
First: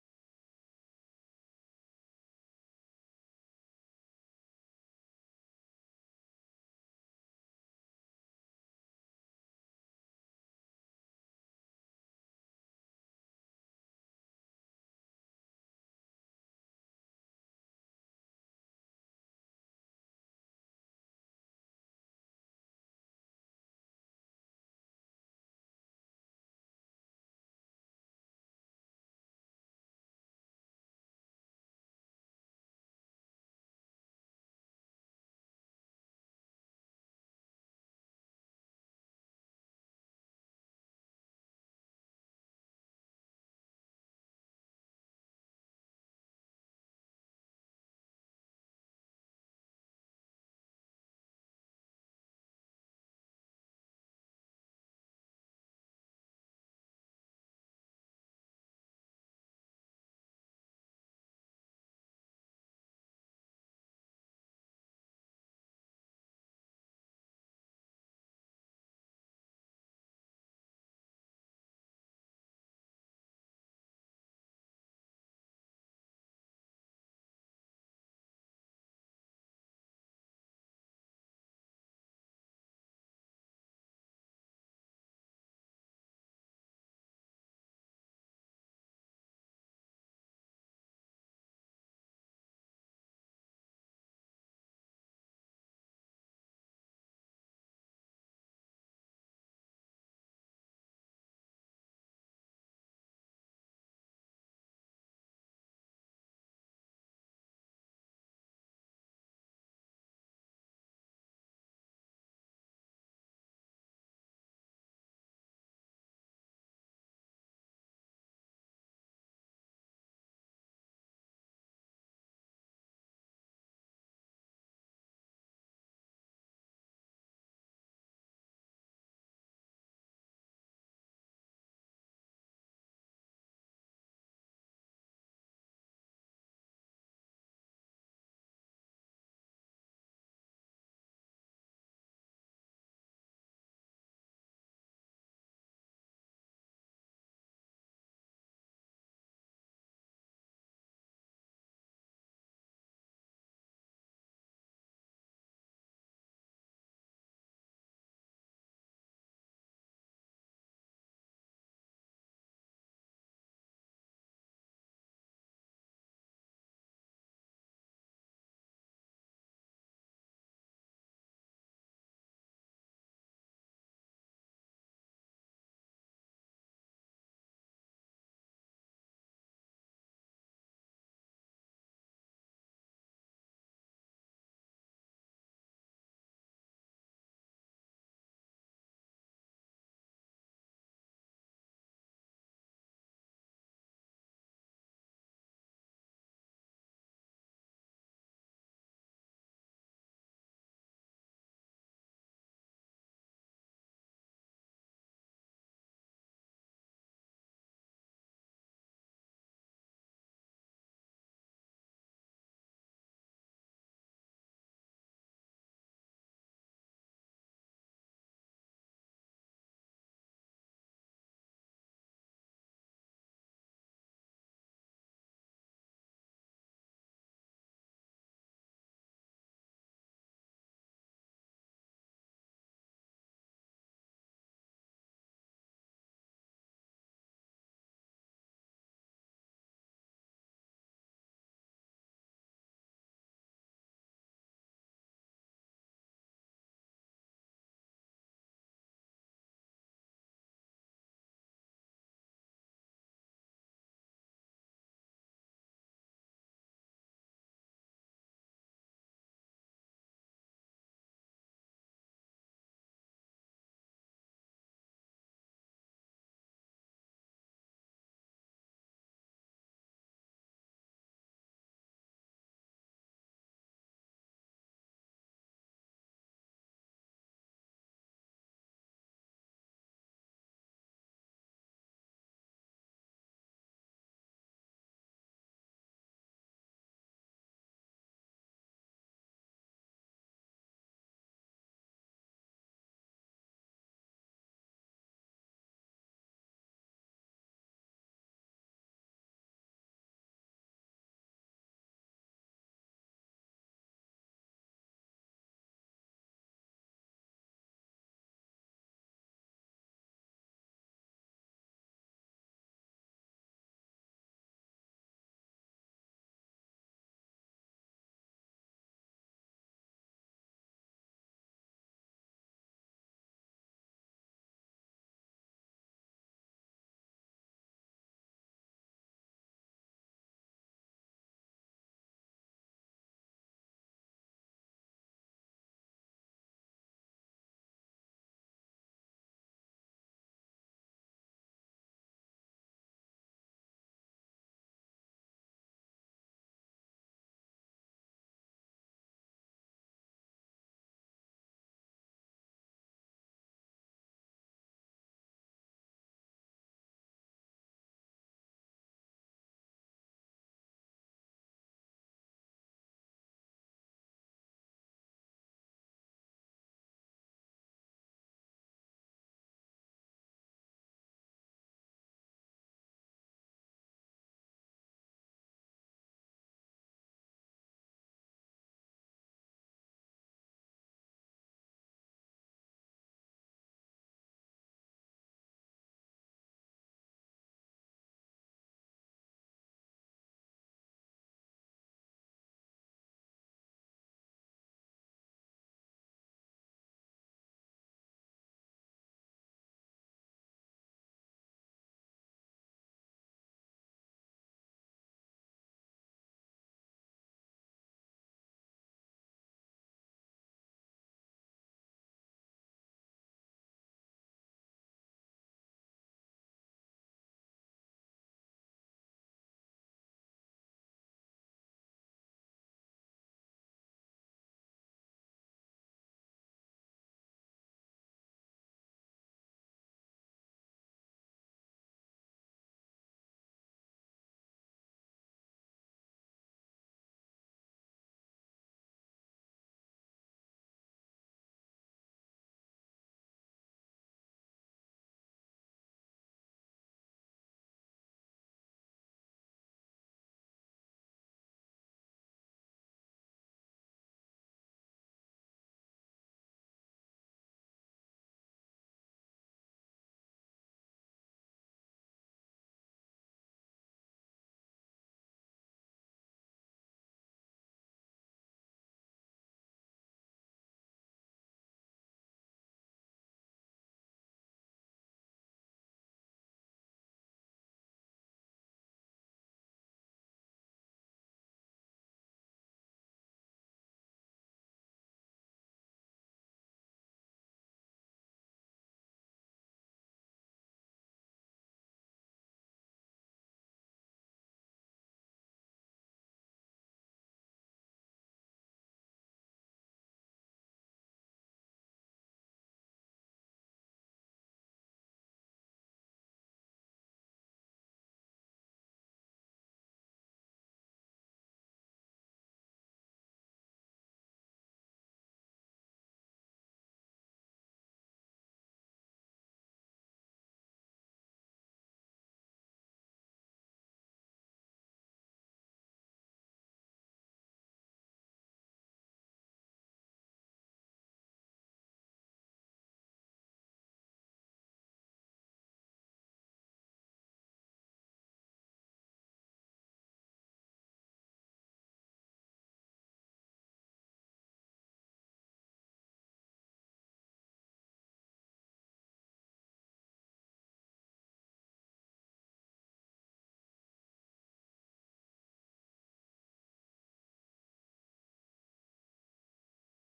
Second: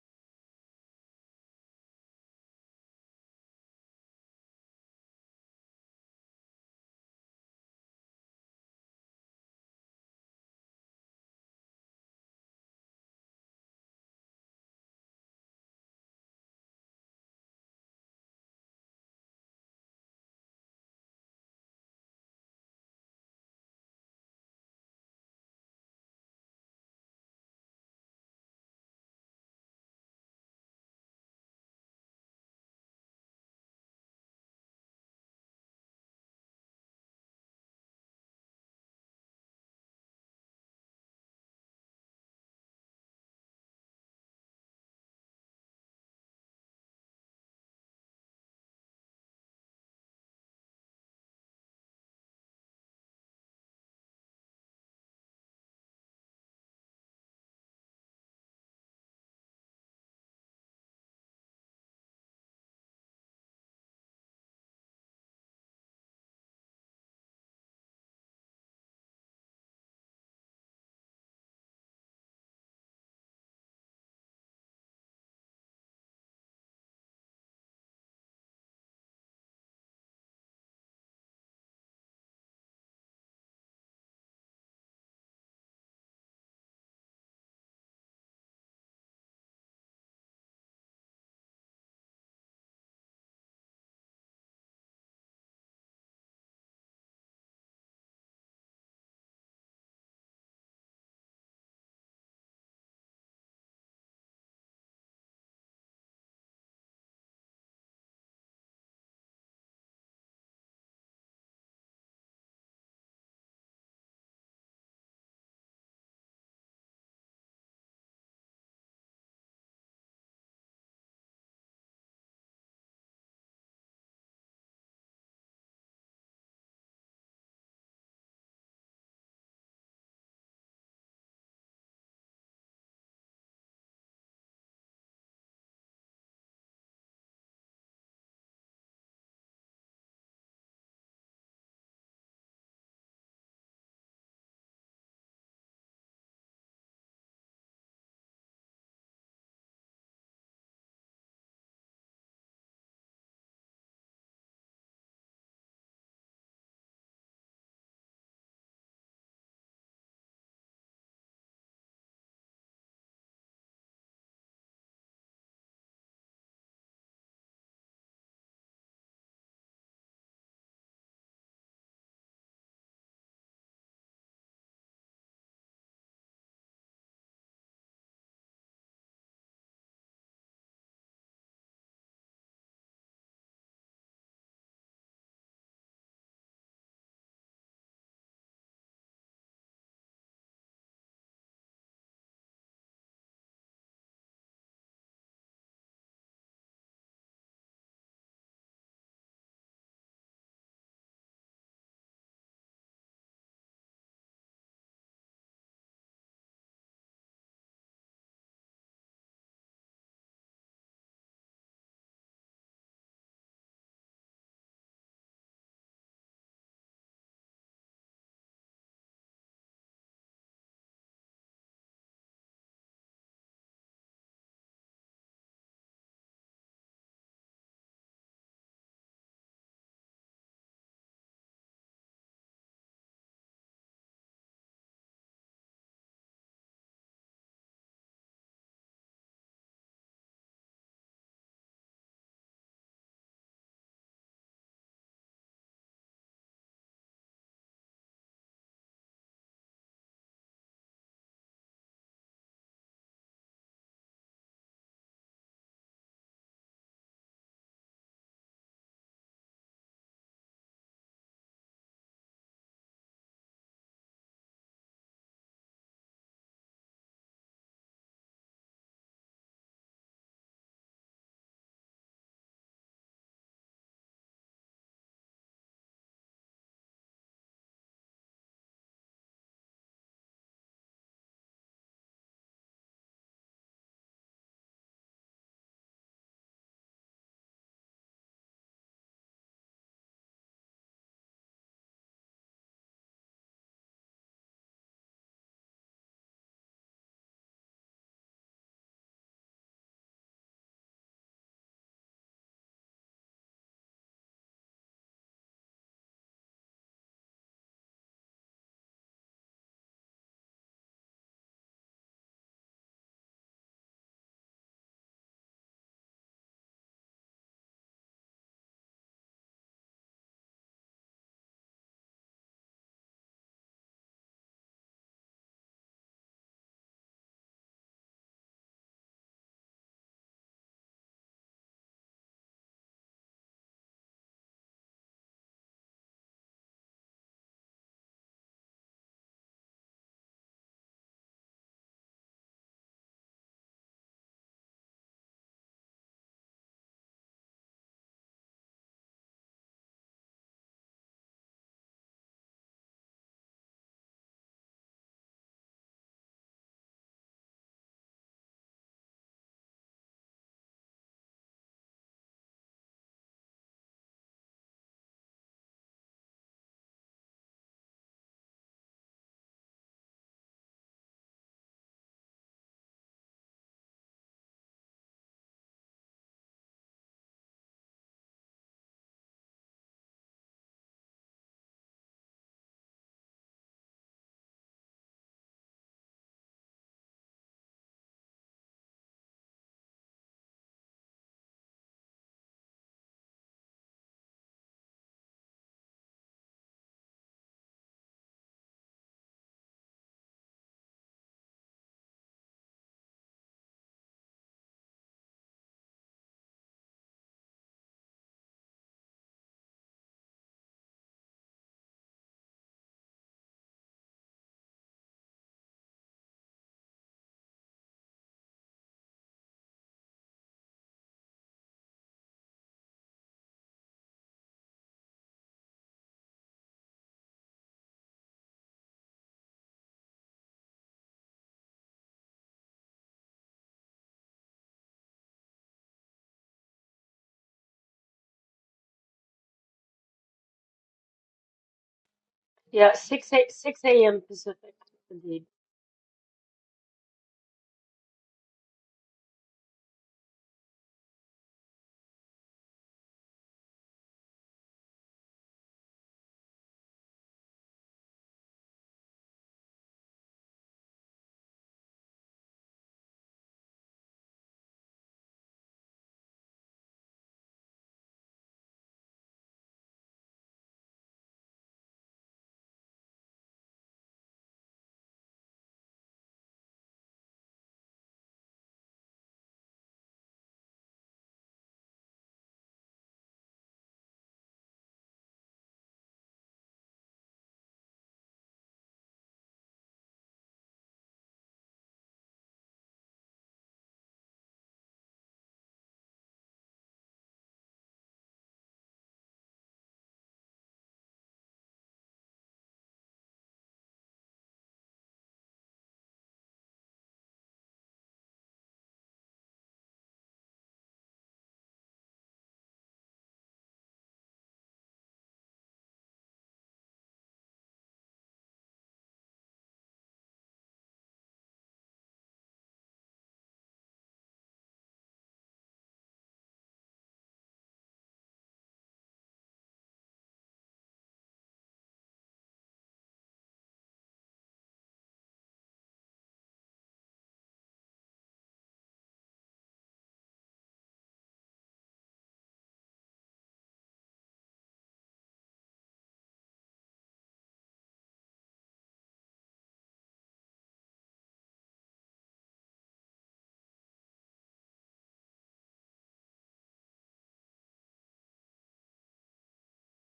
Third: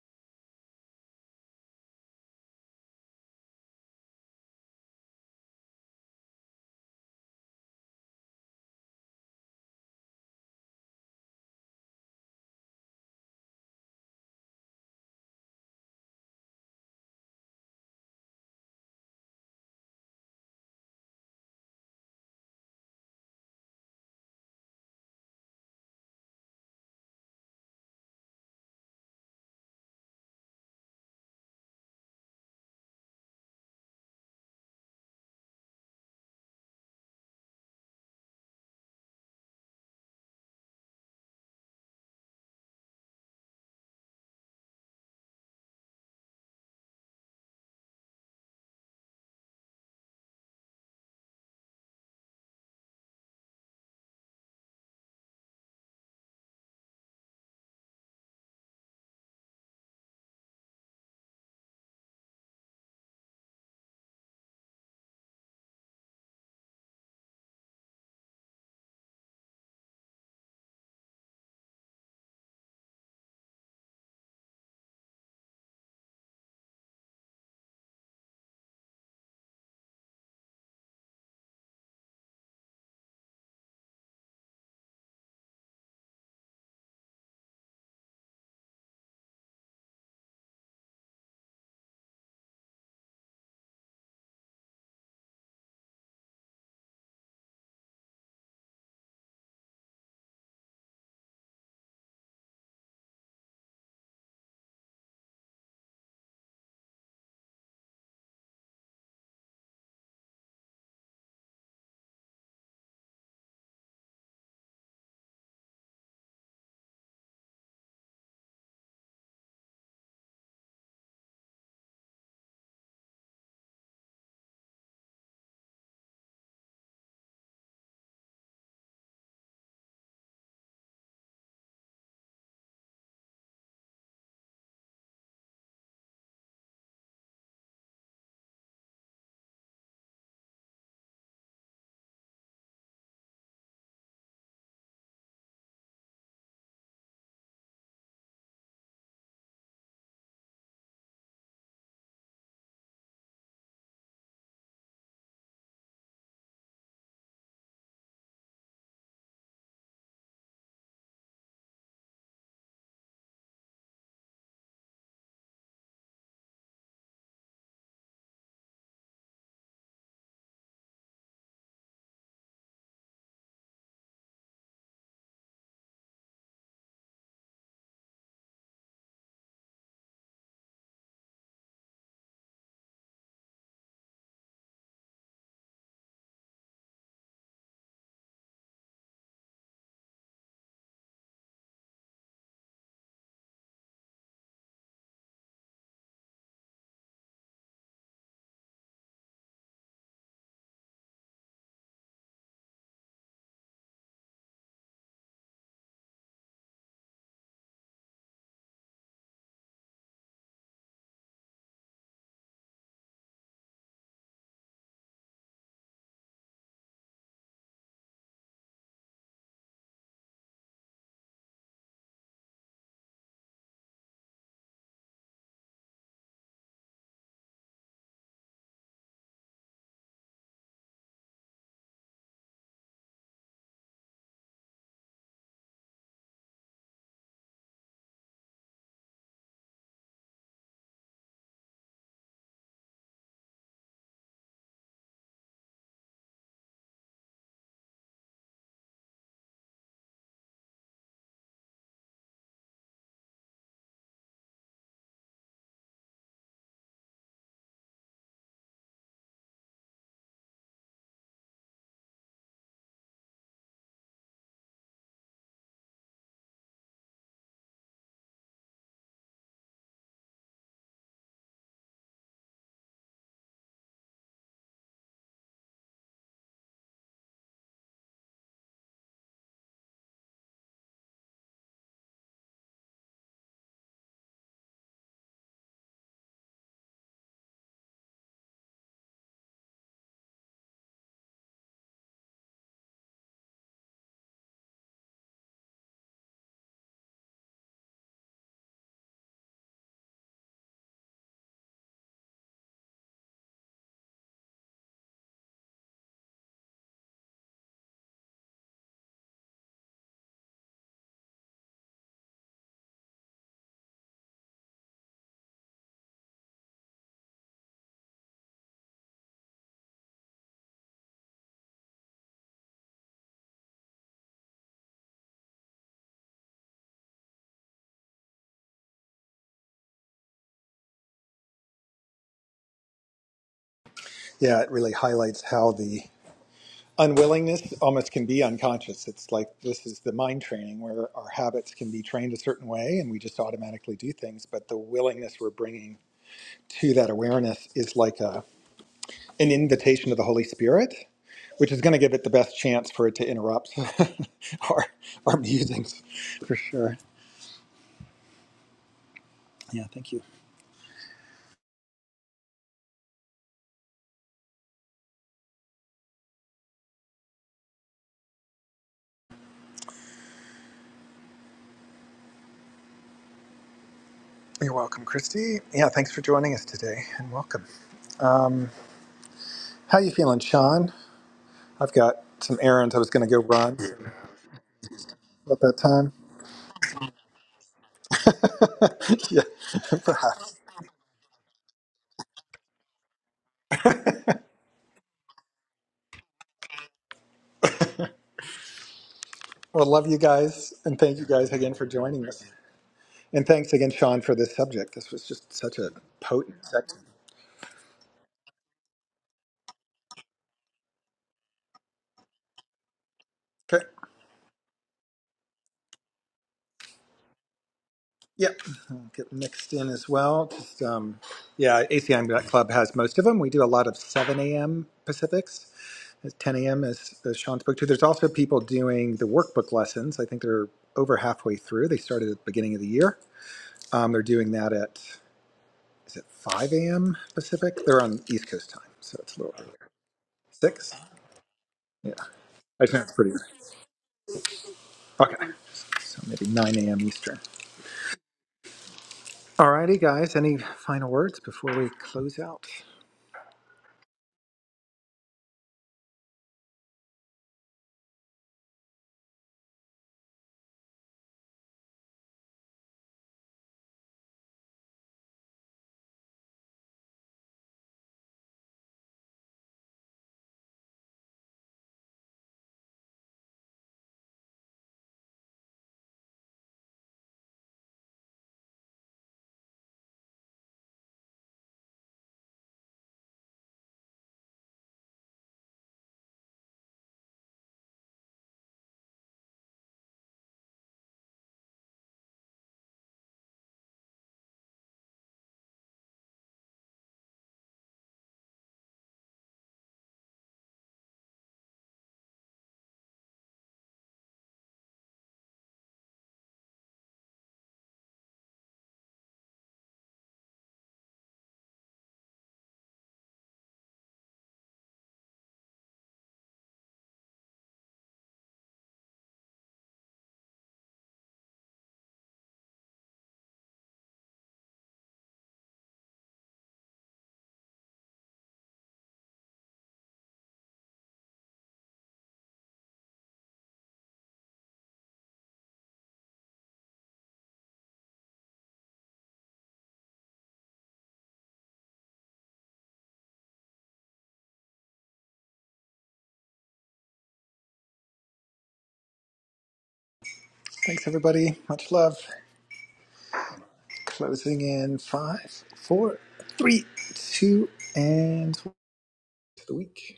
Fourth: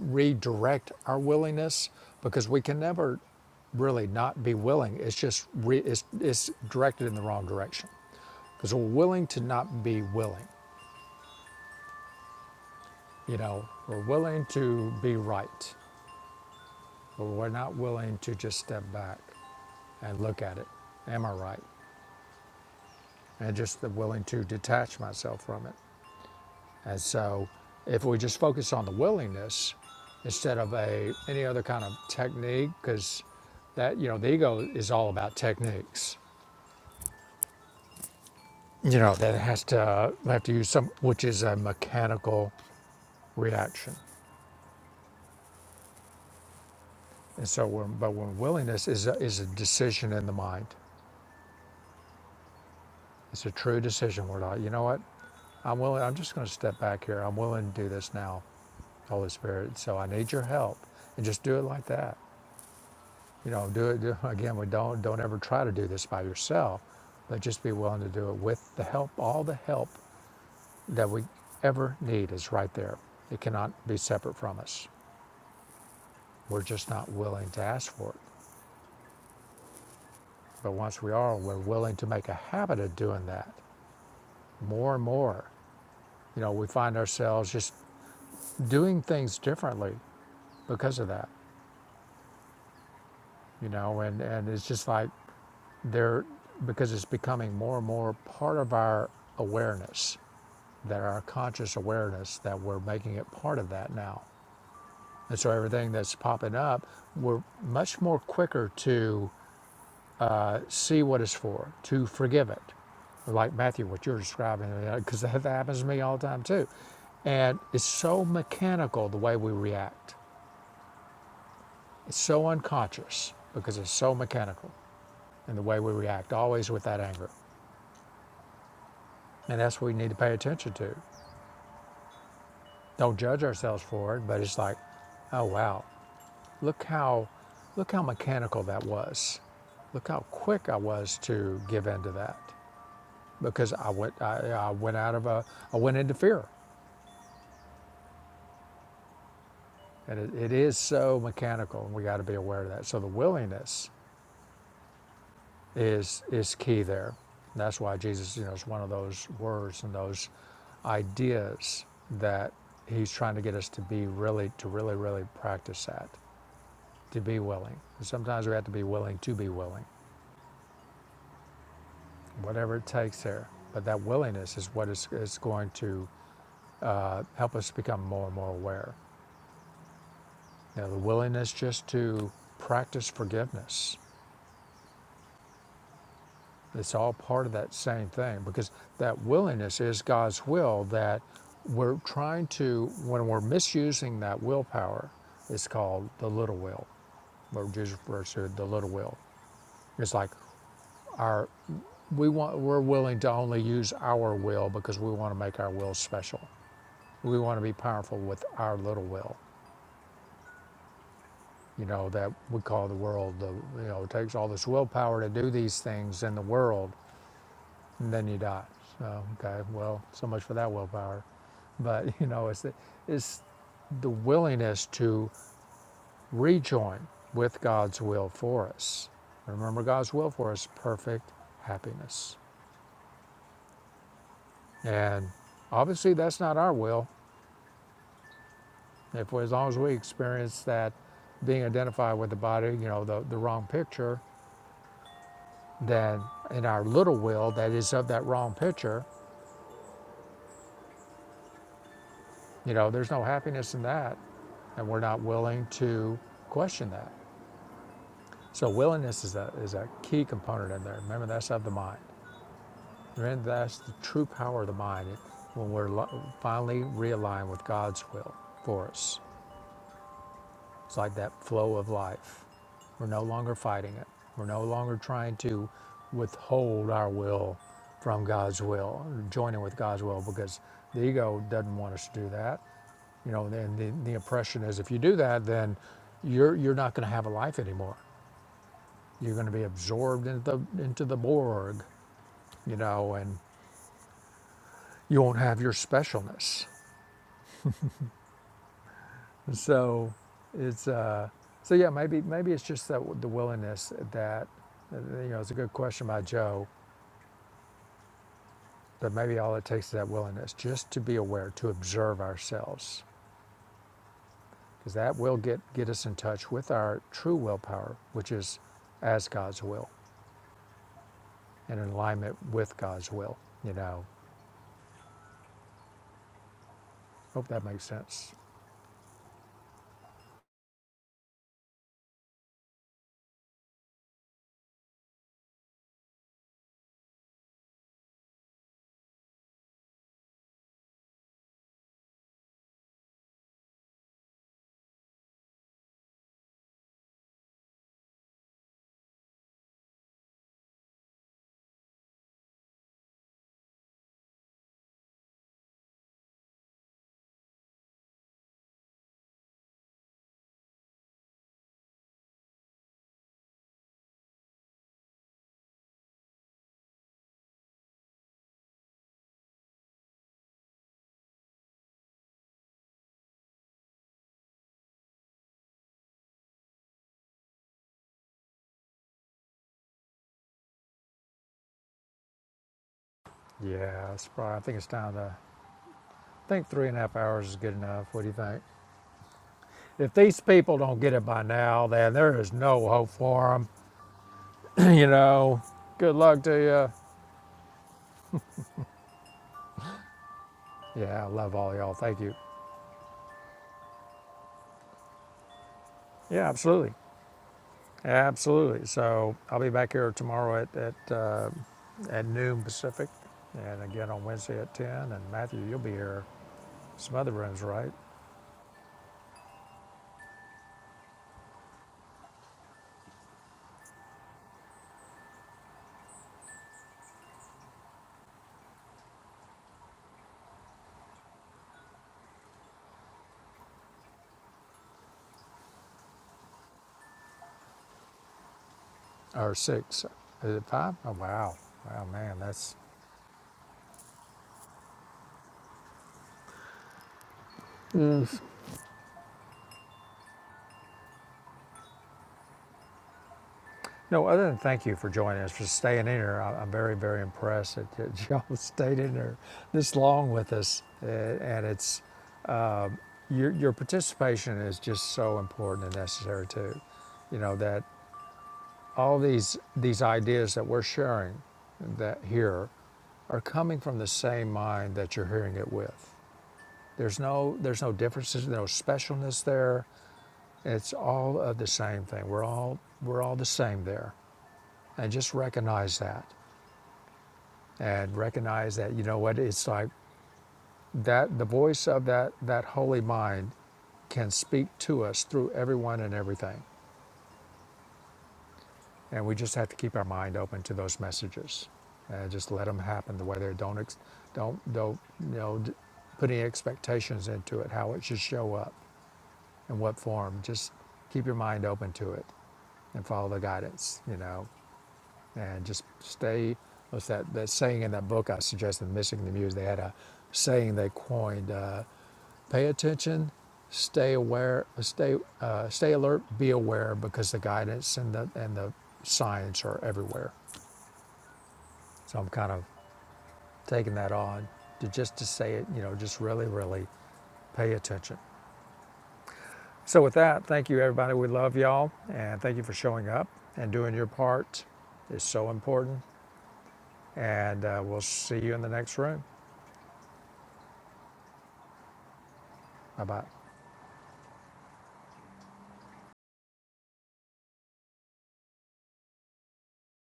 Speaker 1: redirect our willingness because we can never really not be willing. It's just re, it's, it's directed in the wrong direction because we're willing to not be willing. You know, we're willing to be right, but we're not willing to just step back and look at it. Am I right? And just the willing to detach myself from it. And so if we just focus on the willingness instead of a any other kind of technique, because that you know the ego is all about techniques. You know that it has to have to use some, which is a mechanical reaction. And so, when, but when willingness is a, is a decision in the mind, it's a true decision. We're like, you know what, I'm willing. I'm just going to step back here. I'm willing to do this now, Holy Spirit. So I need your help, and just do it like that. You know, do it do- again. We don't don't ever try to do this by yourself, but just be willing to do it with the help. All the help that we ever need is right there. It cannot be separate from us. We're just not willing to ask for it. But once we are, we're willing to make a habit of doing that more and more. You know, we find ourselves just doing things differently because of that. You know, and and it's just like they're because it's becoming more and more part of our awareness that our conscious awareness that we're making it part of that now. And so everything that's popping up, we're much more quicker to uh, see what it's for, to forgive it. Like Matthew, what you're describing, because that happens to me all the time too. And it's so mechanical the way we react. It's so unconscious because it's so mechanical in the way we react, always with that anger. And that's what we need to pay attention to. Don't judge ourselves for it, but it's like, oh wow, Look how, look how mechanical that was. Look how quick I was to give in to that because I went, I, I went out of a, I went into fear. And it, it is so mechanical and we got to be aware of that. So the willingness is, is key there. And that's why Jesus, you know, is one of those words and those ideas that he's trying to get us to be really, to really, really practice that, to be willing. And sometimes we have to be willing to be willing. whatever it takes there. But that willingness is what is, is going to uh, help us become more and more aware. You know, the willingness just to practice forgiveness. It's all part of that same thing because that willingness is God's will that we're trying to, when we're misusing that willpower, it's called the little will, what Jesus refers to the little will. It's like our, we want, we're willing to only use our will because we want to make our will special We want to be powerful with our little will, you know, that we call the world. The, you know, it takes all this willpower to do these things in the world, and then you die. So, okay, well, so much for that willpower. But, you know, it's the, it's the willingness to rejoin with God's will for us. Remember, God's will for us perfect happiness. And obviously, that's not our will. If as long as we experience that being identified with the body, you know, the, the wrong picture, than in our little will that is of that wrong picture. You know, there's no happiness in that, and we're not willing to question that. So willingness is a is a key component in there. Remember, that's of the mind. Remember, that's the true power of the mind when we're finally realigned with God's will for us. It's like that flow of life. We're no longer fighting it. We're no longer trying to withhold our will from God's will, or joining with God's will, because the ego doesn't want us to do that. You know, and the, the impression is if you do that, then you're you're not going to have a life anymore. You're going to be absorbed into the into the Borg, you know, and you won't have your specialness. So it's uh, so yeah. Maybe maybe it's just that the willingness that uh, you know it's a good question by Joe, but maybe all it takes is that willingness just to be aware to observe ourselves because that will get get us in touch with our true willpower, which is as God's will and in alignment with God's will. You know, hope that makes sense.
Speaker 2: yeah, it really highlights how the unwillingness almost can be unconscious. It's like this is the mind training where our habits can be trained a certain way and we just automatically do things. But the willingness we're bringing to that awareness is like a, an invitation to the Holy Spirit, which is going to give it the best chance for it to interrupt our, our musings for sure. Yeah, thank you. You're welcome, Christy. Yeah, thanks for joining us today and welcome. Um, how you feeling, Sean? I've got some errands I was going to go run
Speaker 1: Yeah, it's probably, I think it's time to
Speaker 2: about that time.
Speaker 1: I think three and a half hours is good enough. What do you think?
Speaker 2: yeah,
Speaker 1: If these
Speaker 2: perhaps.
Speaker 1: people don't get it by now, then there is no hope for them. you know, good luck to you.
Speaker 2: Well, love you guys, and thank
Speaker 1: Yeah,
Speaker 2: you
Speaker 1: I
Speaker 2: guys
Speaker 1: love
Speaker 2: again
Speaker 1: all
Speaker 2: for
Speaker 1: y'all. Thank
Speaker 2: joining
Speaker 1: you.
Speaker 2: us. And thanks again, Sean, for this subject. This was just such a
Speaker 1: Yeah,
Speaker 2: potent
Speaker 1: absolutely.
Speaker 2: section.
Speaker 1: Absolutely. So I'll be back here tomorrow at, at, uh, at noon Pacific and
Speaker 2: Okay.
Speaker 1: again on Wednesday at 10. And Matthew, you'll be here some other rooms, right?
Speaker 2: Yep. I'll get mixed in as well. Just um, yeah, ACM Club has most of them. We do a lot of 7 a.m. Pacifics, 10 a.m. as, as Sean spoke to. There's also people doing the workbook lessons. I think they're over halfway through. They started at the beginning of the year. Um, they're doing that at is it 5 a.m. Pacific? They're on East Coast time, so it's a
Speaker 1: Or
Speaker 2: little earlier.
Speaker 1: six. Is it
Speaker 2: Six.
Speaker 1: five? Oh, wow. Wow,
Speaker 2: Yeah.
Speaker 1: man, that's.
Speaker 2: I think
Speaker 4: Yeah,
Speaker 2: that's
Speaker 4: 6
Speaker 2: pretty.
Speaker 4: a, 6 a.m. Pacific, indeed.
Speaker 2: Okay. So maybe 9 a.m. Eastern. Alrighty, guys. Any final words before we close out?
Speaker 1: No, other than thank you for joining us, for staying in here. I- I'm very, very impressed that that y'all stayed in there this long with us. Uh, And it's your, your participation is just so important and necessary too. You know that all these these ideas that we're sharing that here are coming from the same mind that you're hearing it with. There's no there's no differences, no specialness there. It's all of the same thing. We're all we're all the same there. And just recognize that. And recognize that, you know what, it's like that the voice of that that holy mind can speak to us through everyone and everything. And we just have to keep our mind open to those messages and just let them happen the way they don't, ex- don't, don't, you know, put any expectations into it, how it should show up in what form. Just keep your mind open to it and follow the guidance, you know, and just stay. What's that, that saying in that book I suggested, Missing the Muse? They had a saying they coined. Uh, Pay attention, stay aware, stay uh, stay alert, be aware because the guidance and the and the science are everywhere. So I'm kind of taking that on to just to say it, you know, just really, really pay attention. So with that, thank you everybody. We love y'all and thank you for showing up and doing your part. It's so important. And uh, we'll see you in the next room.
Speaker 2: Thanks, everybody. Much love.
Speaker 1: Bye bye.
Speaker 2: Closing in five, four, three, two, and one. to the week.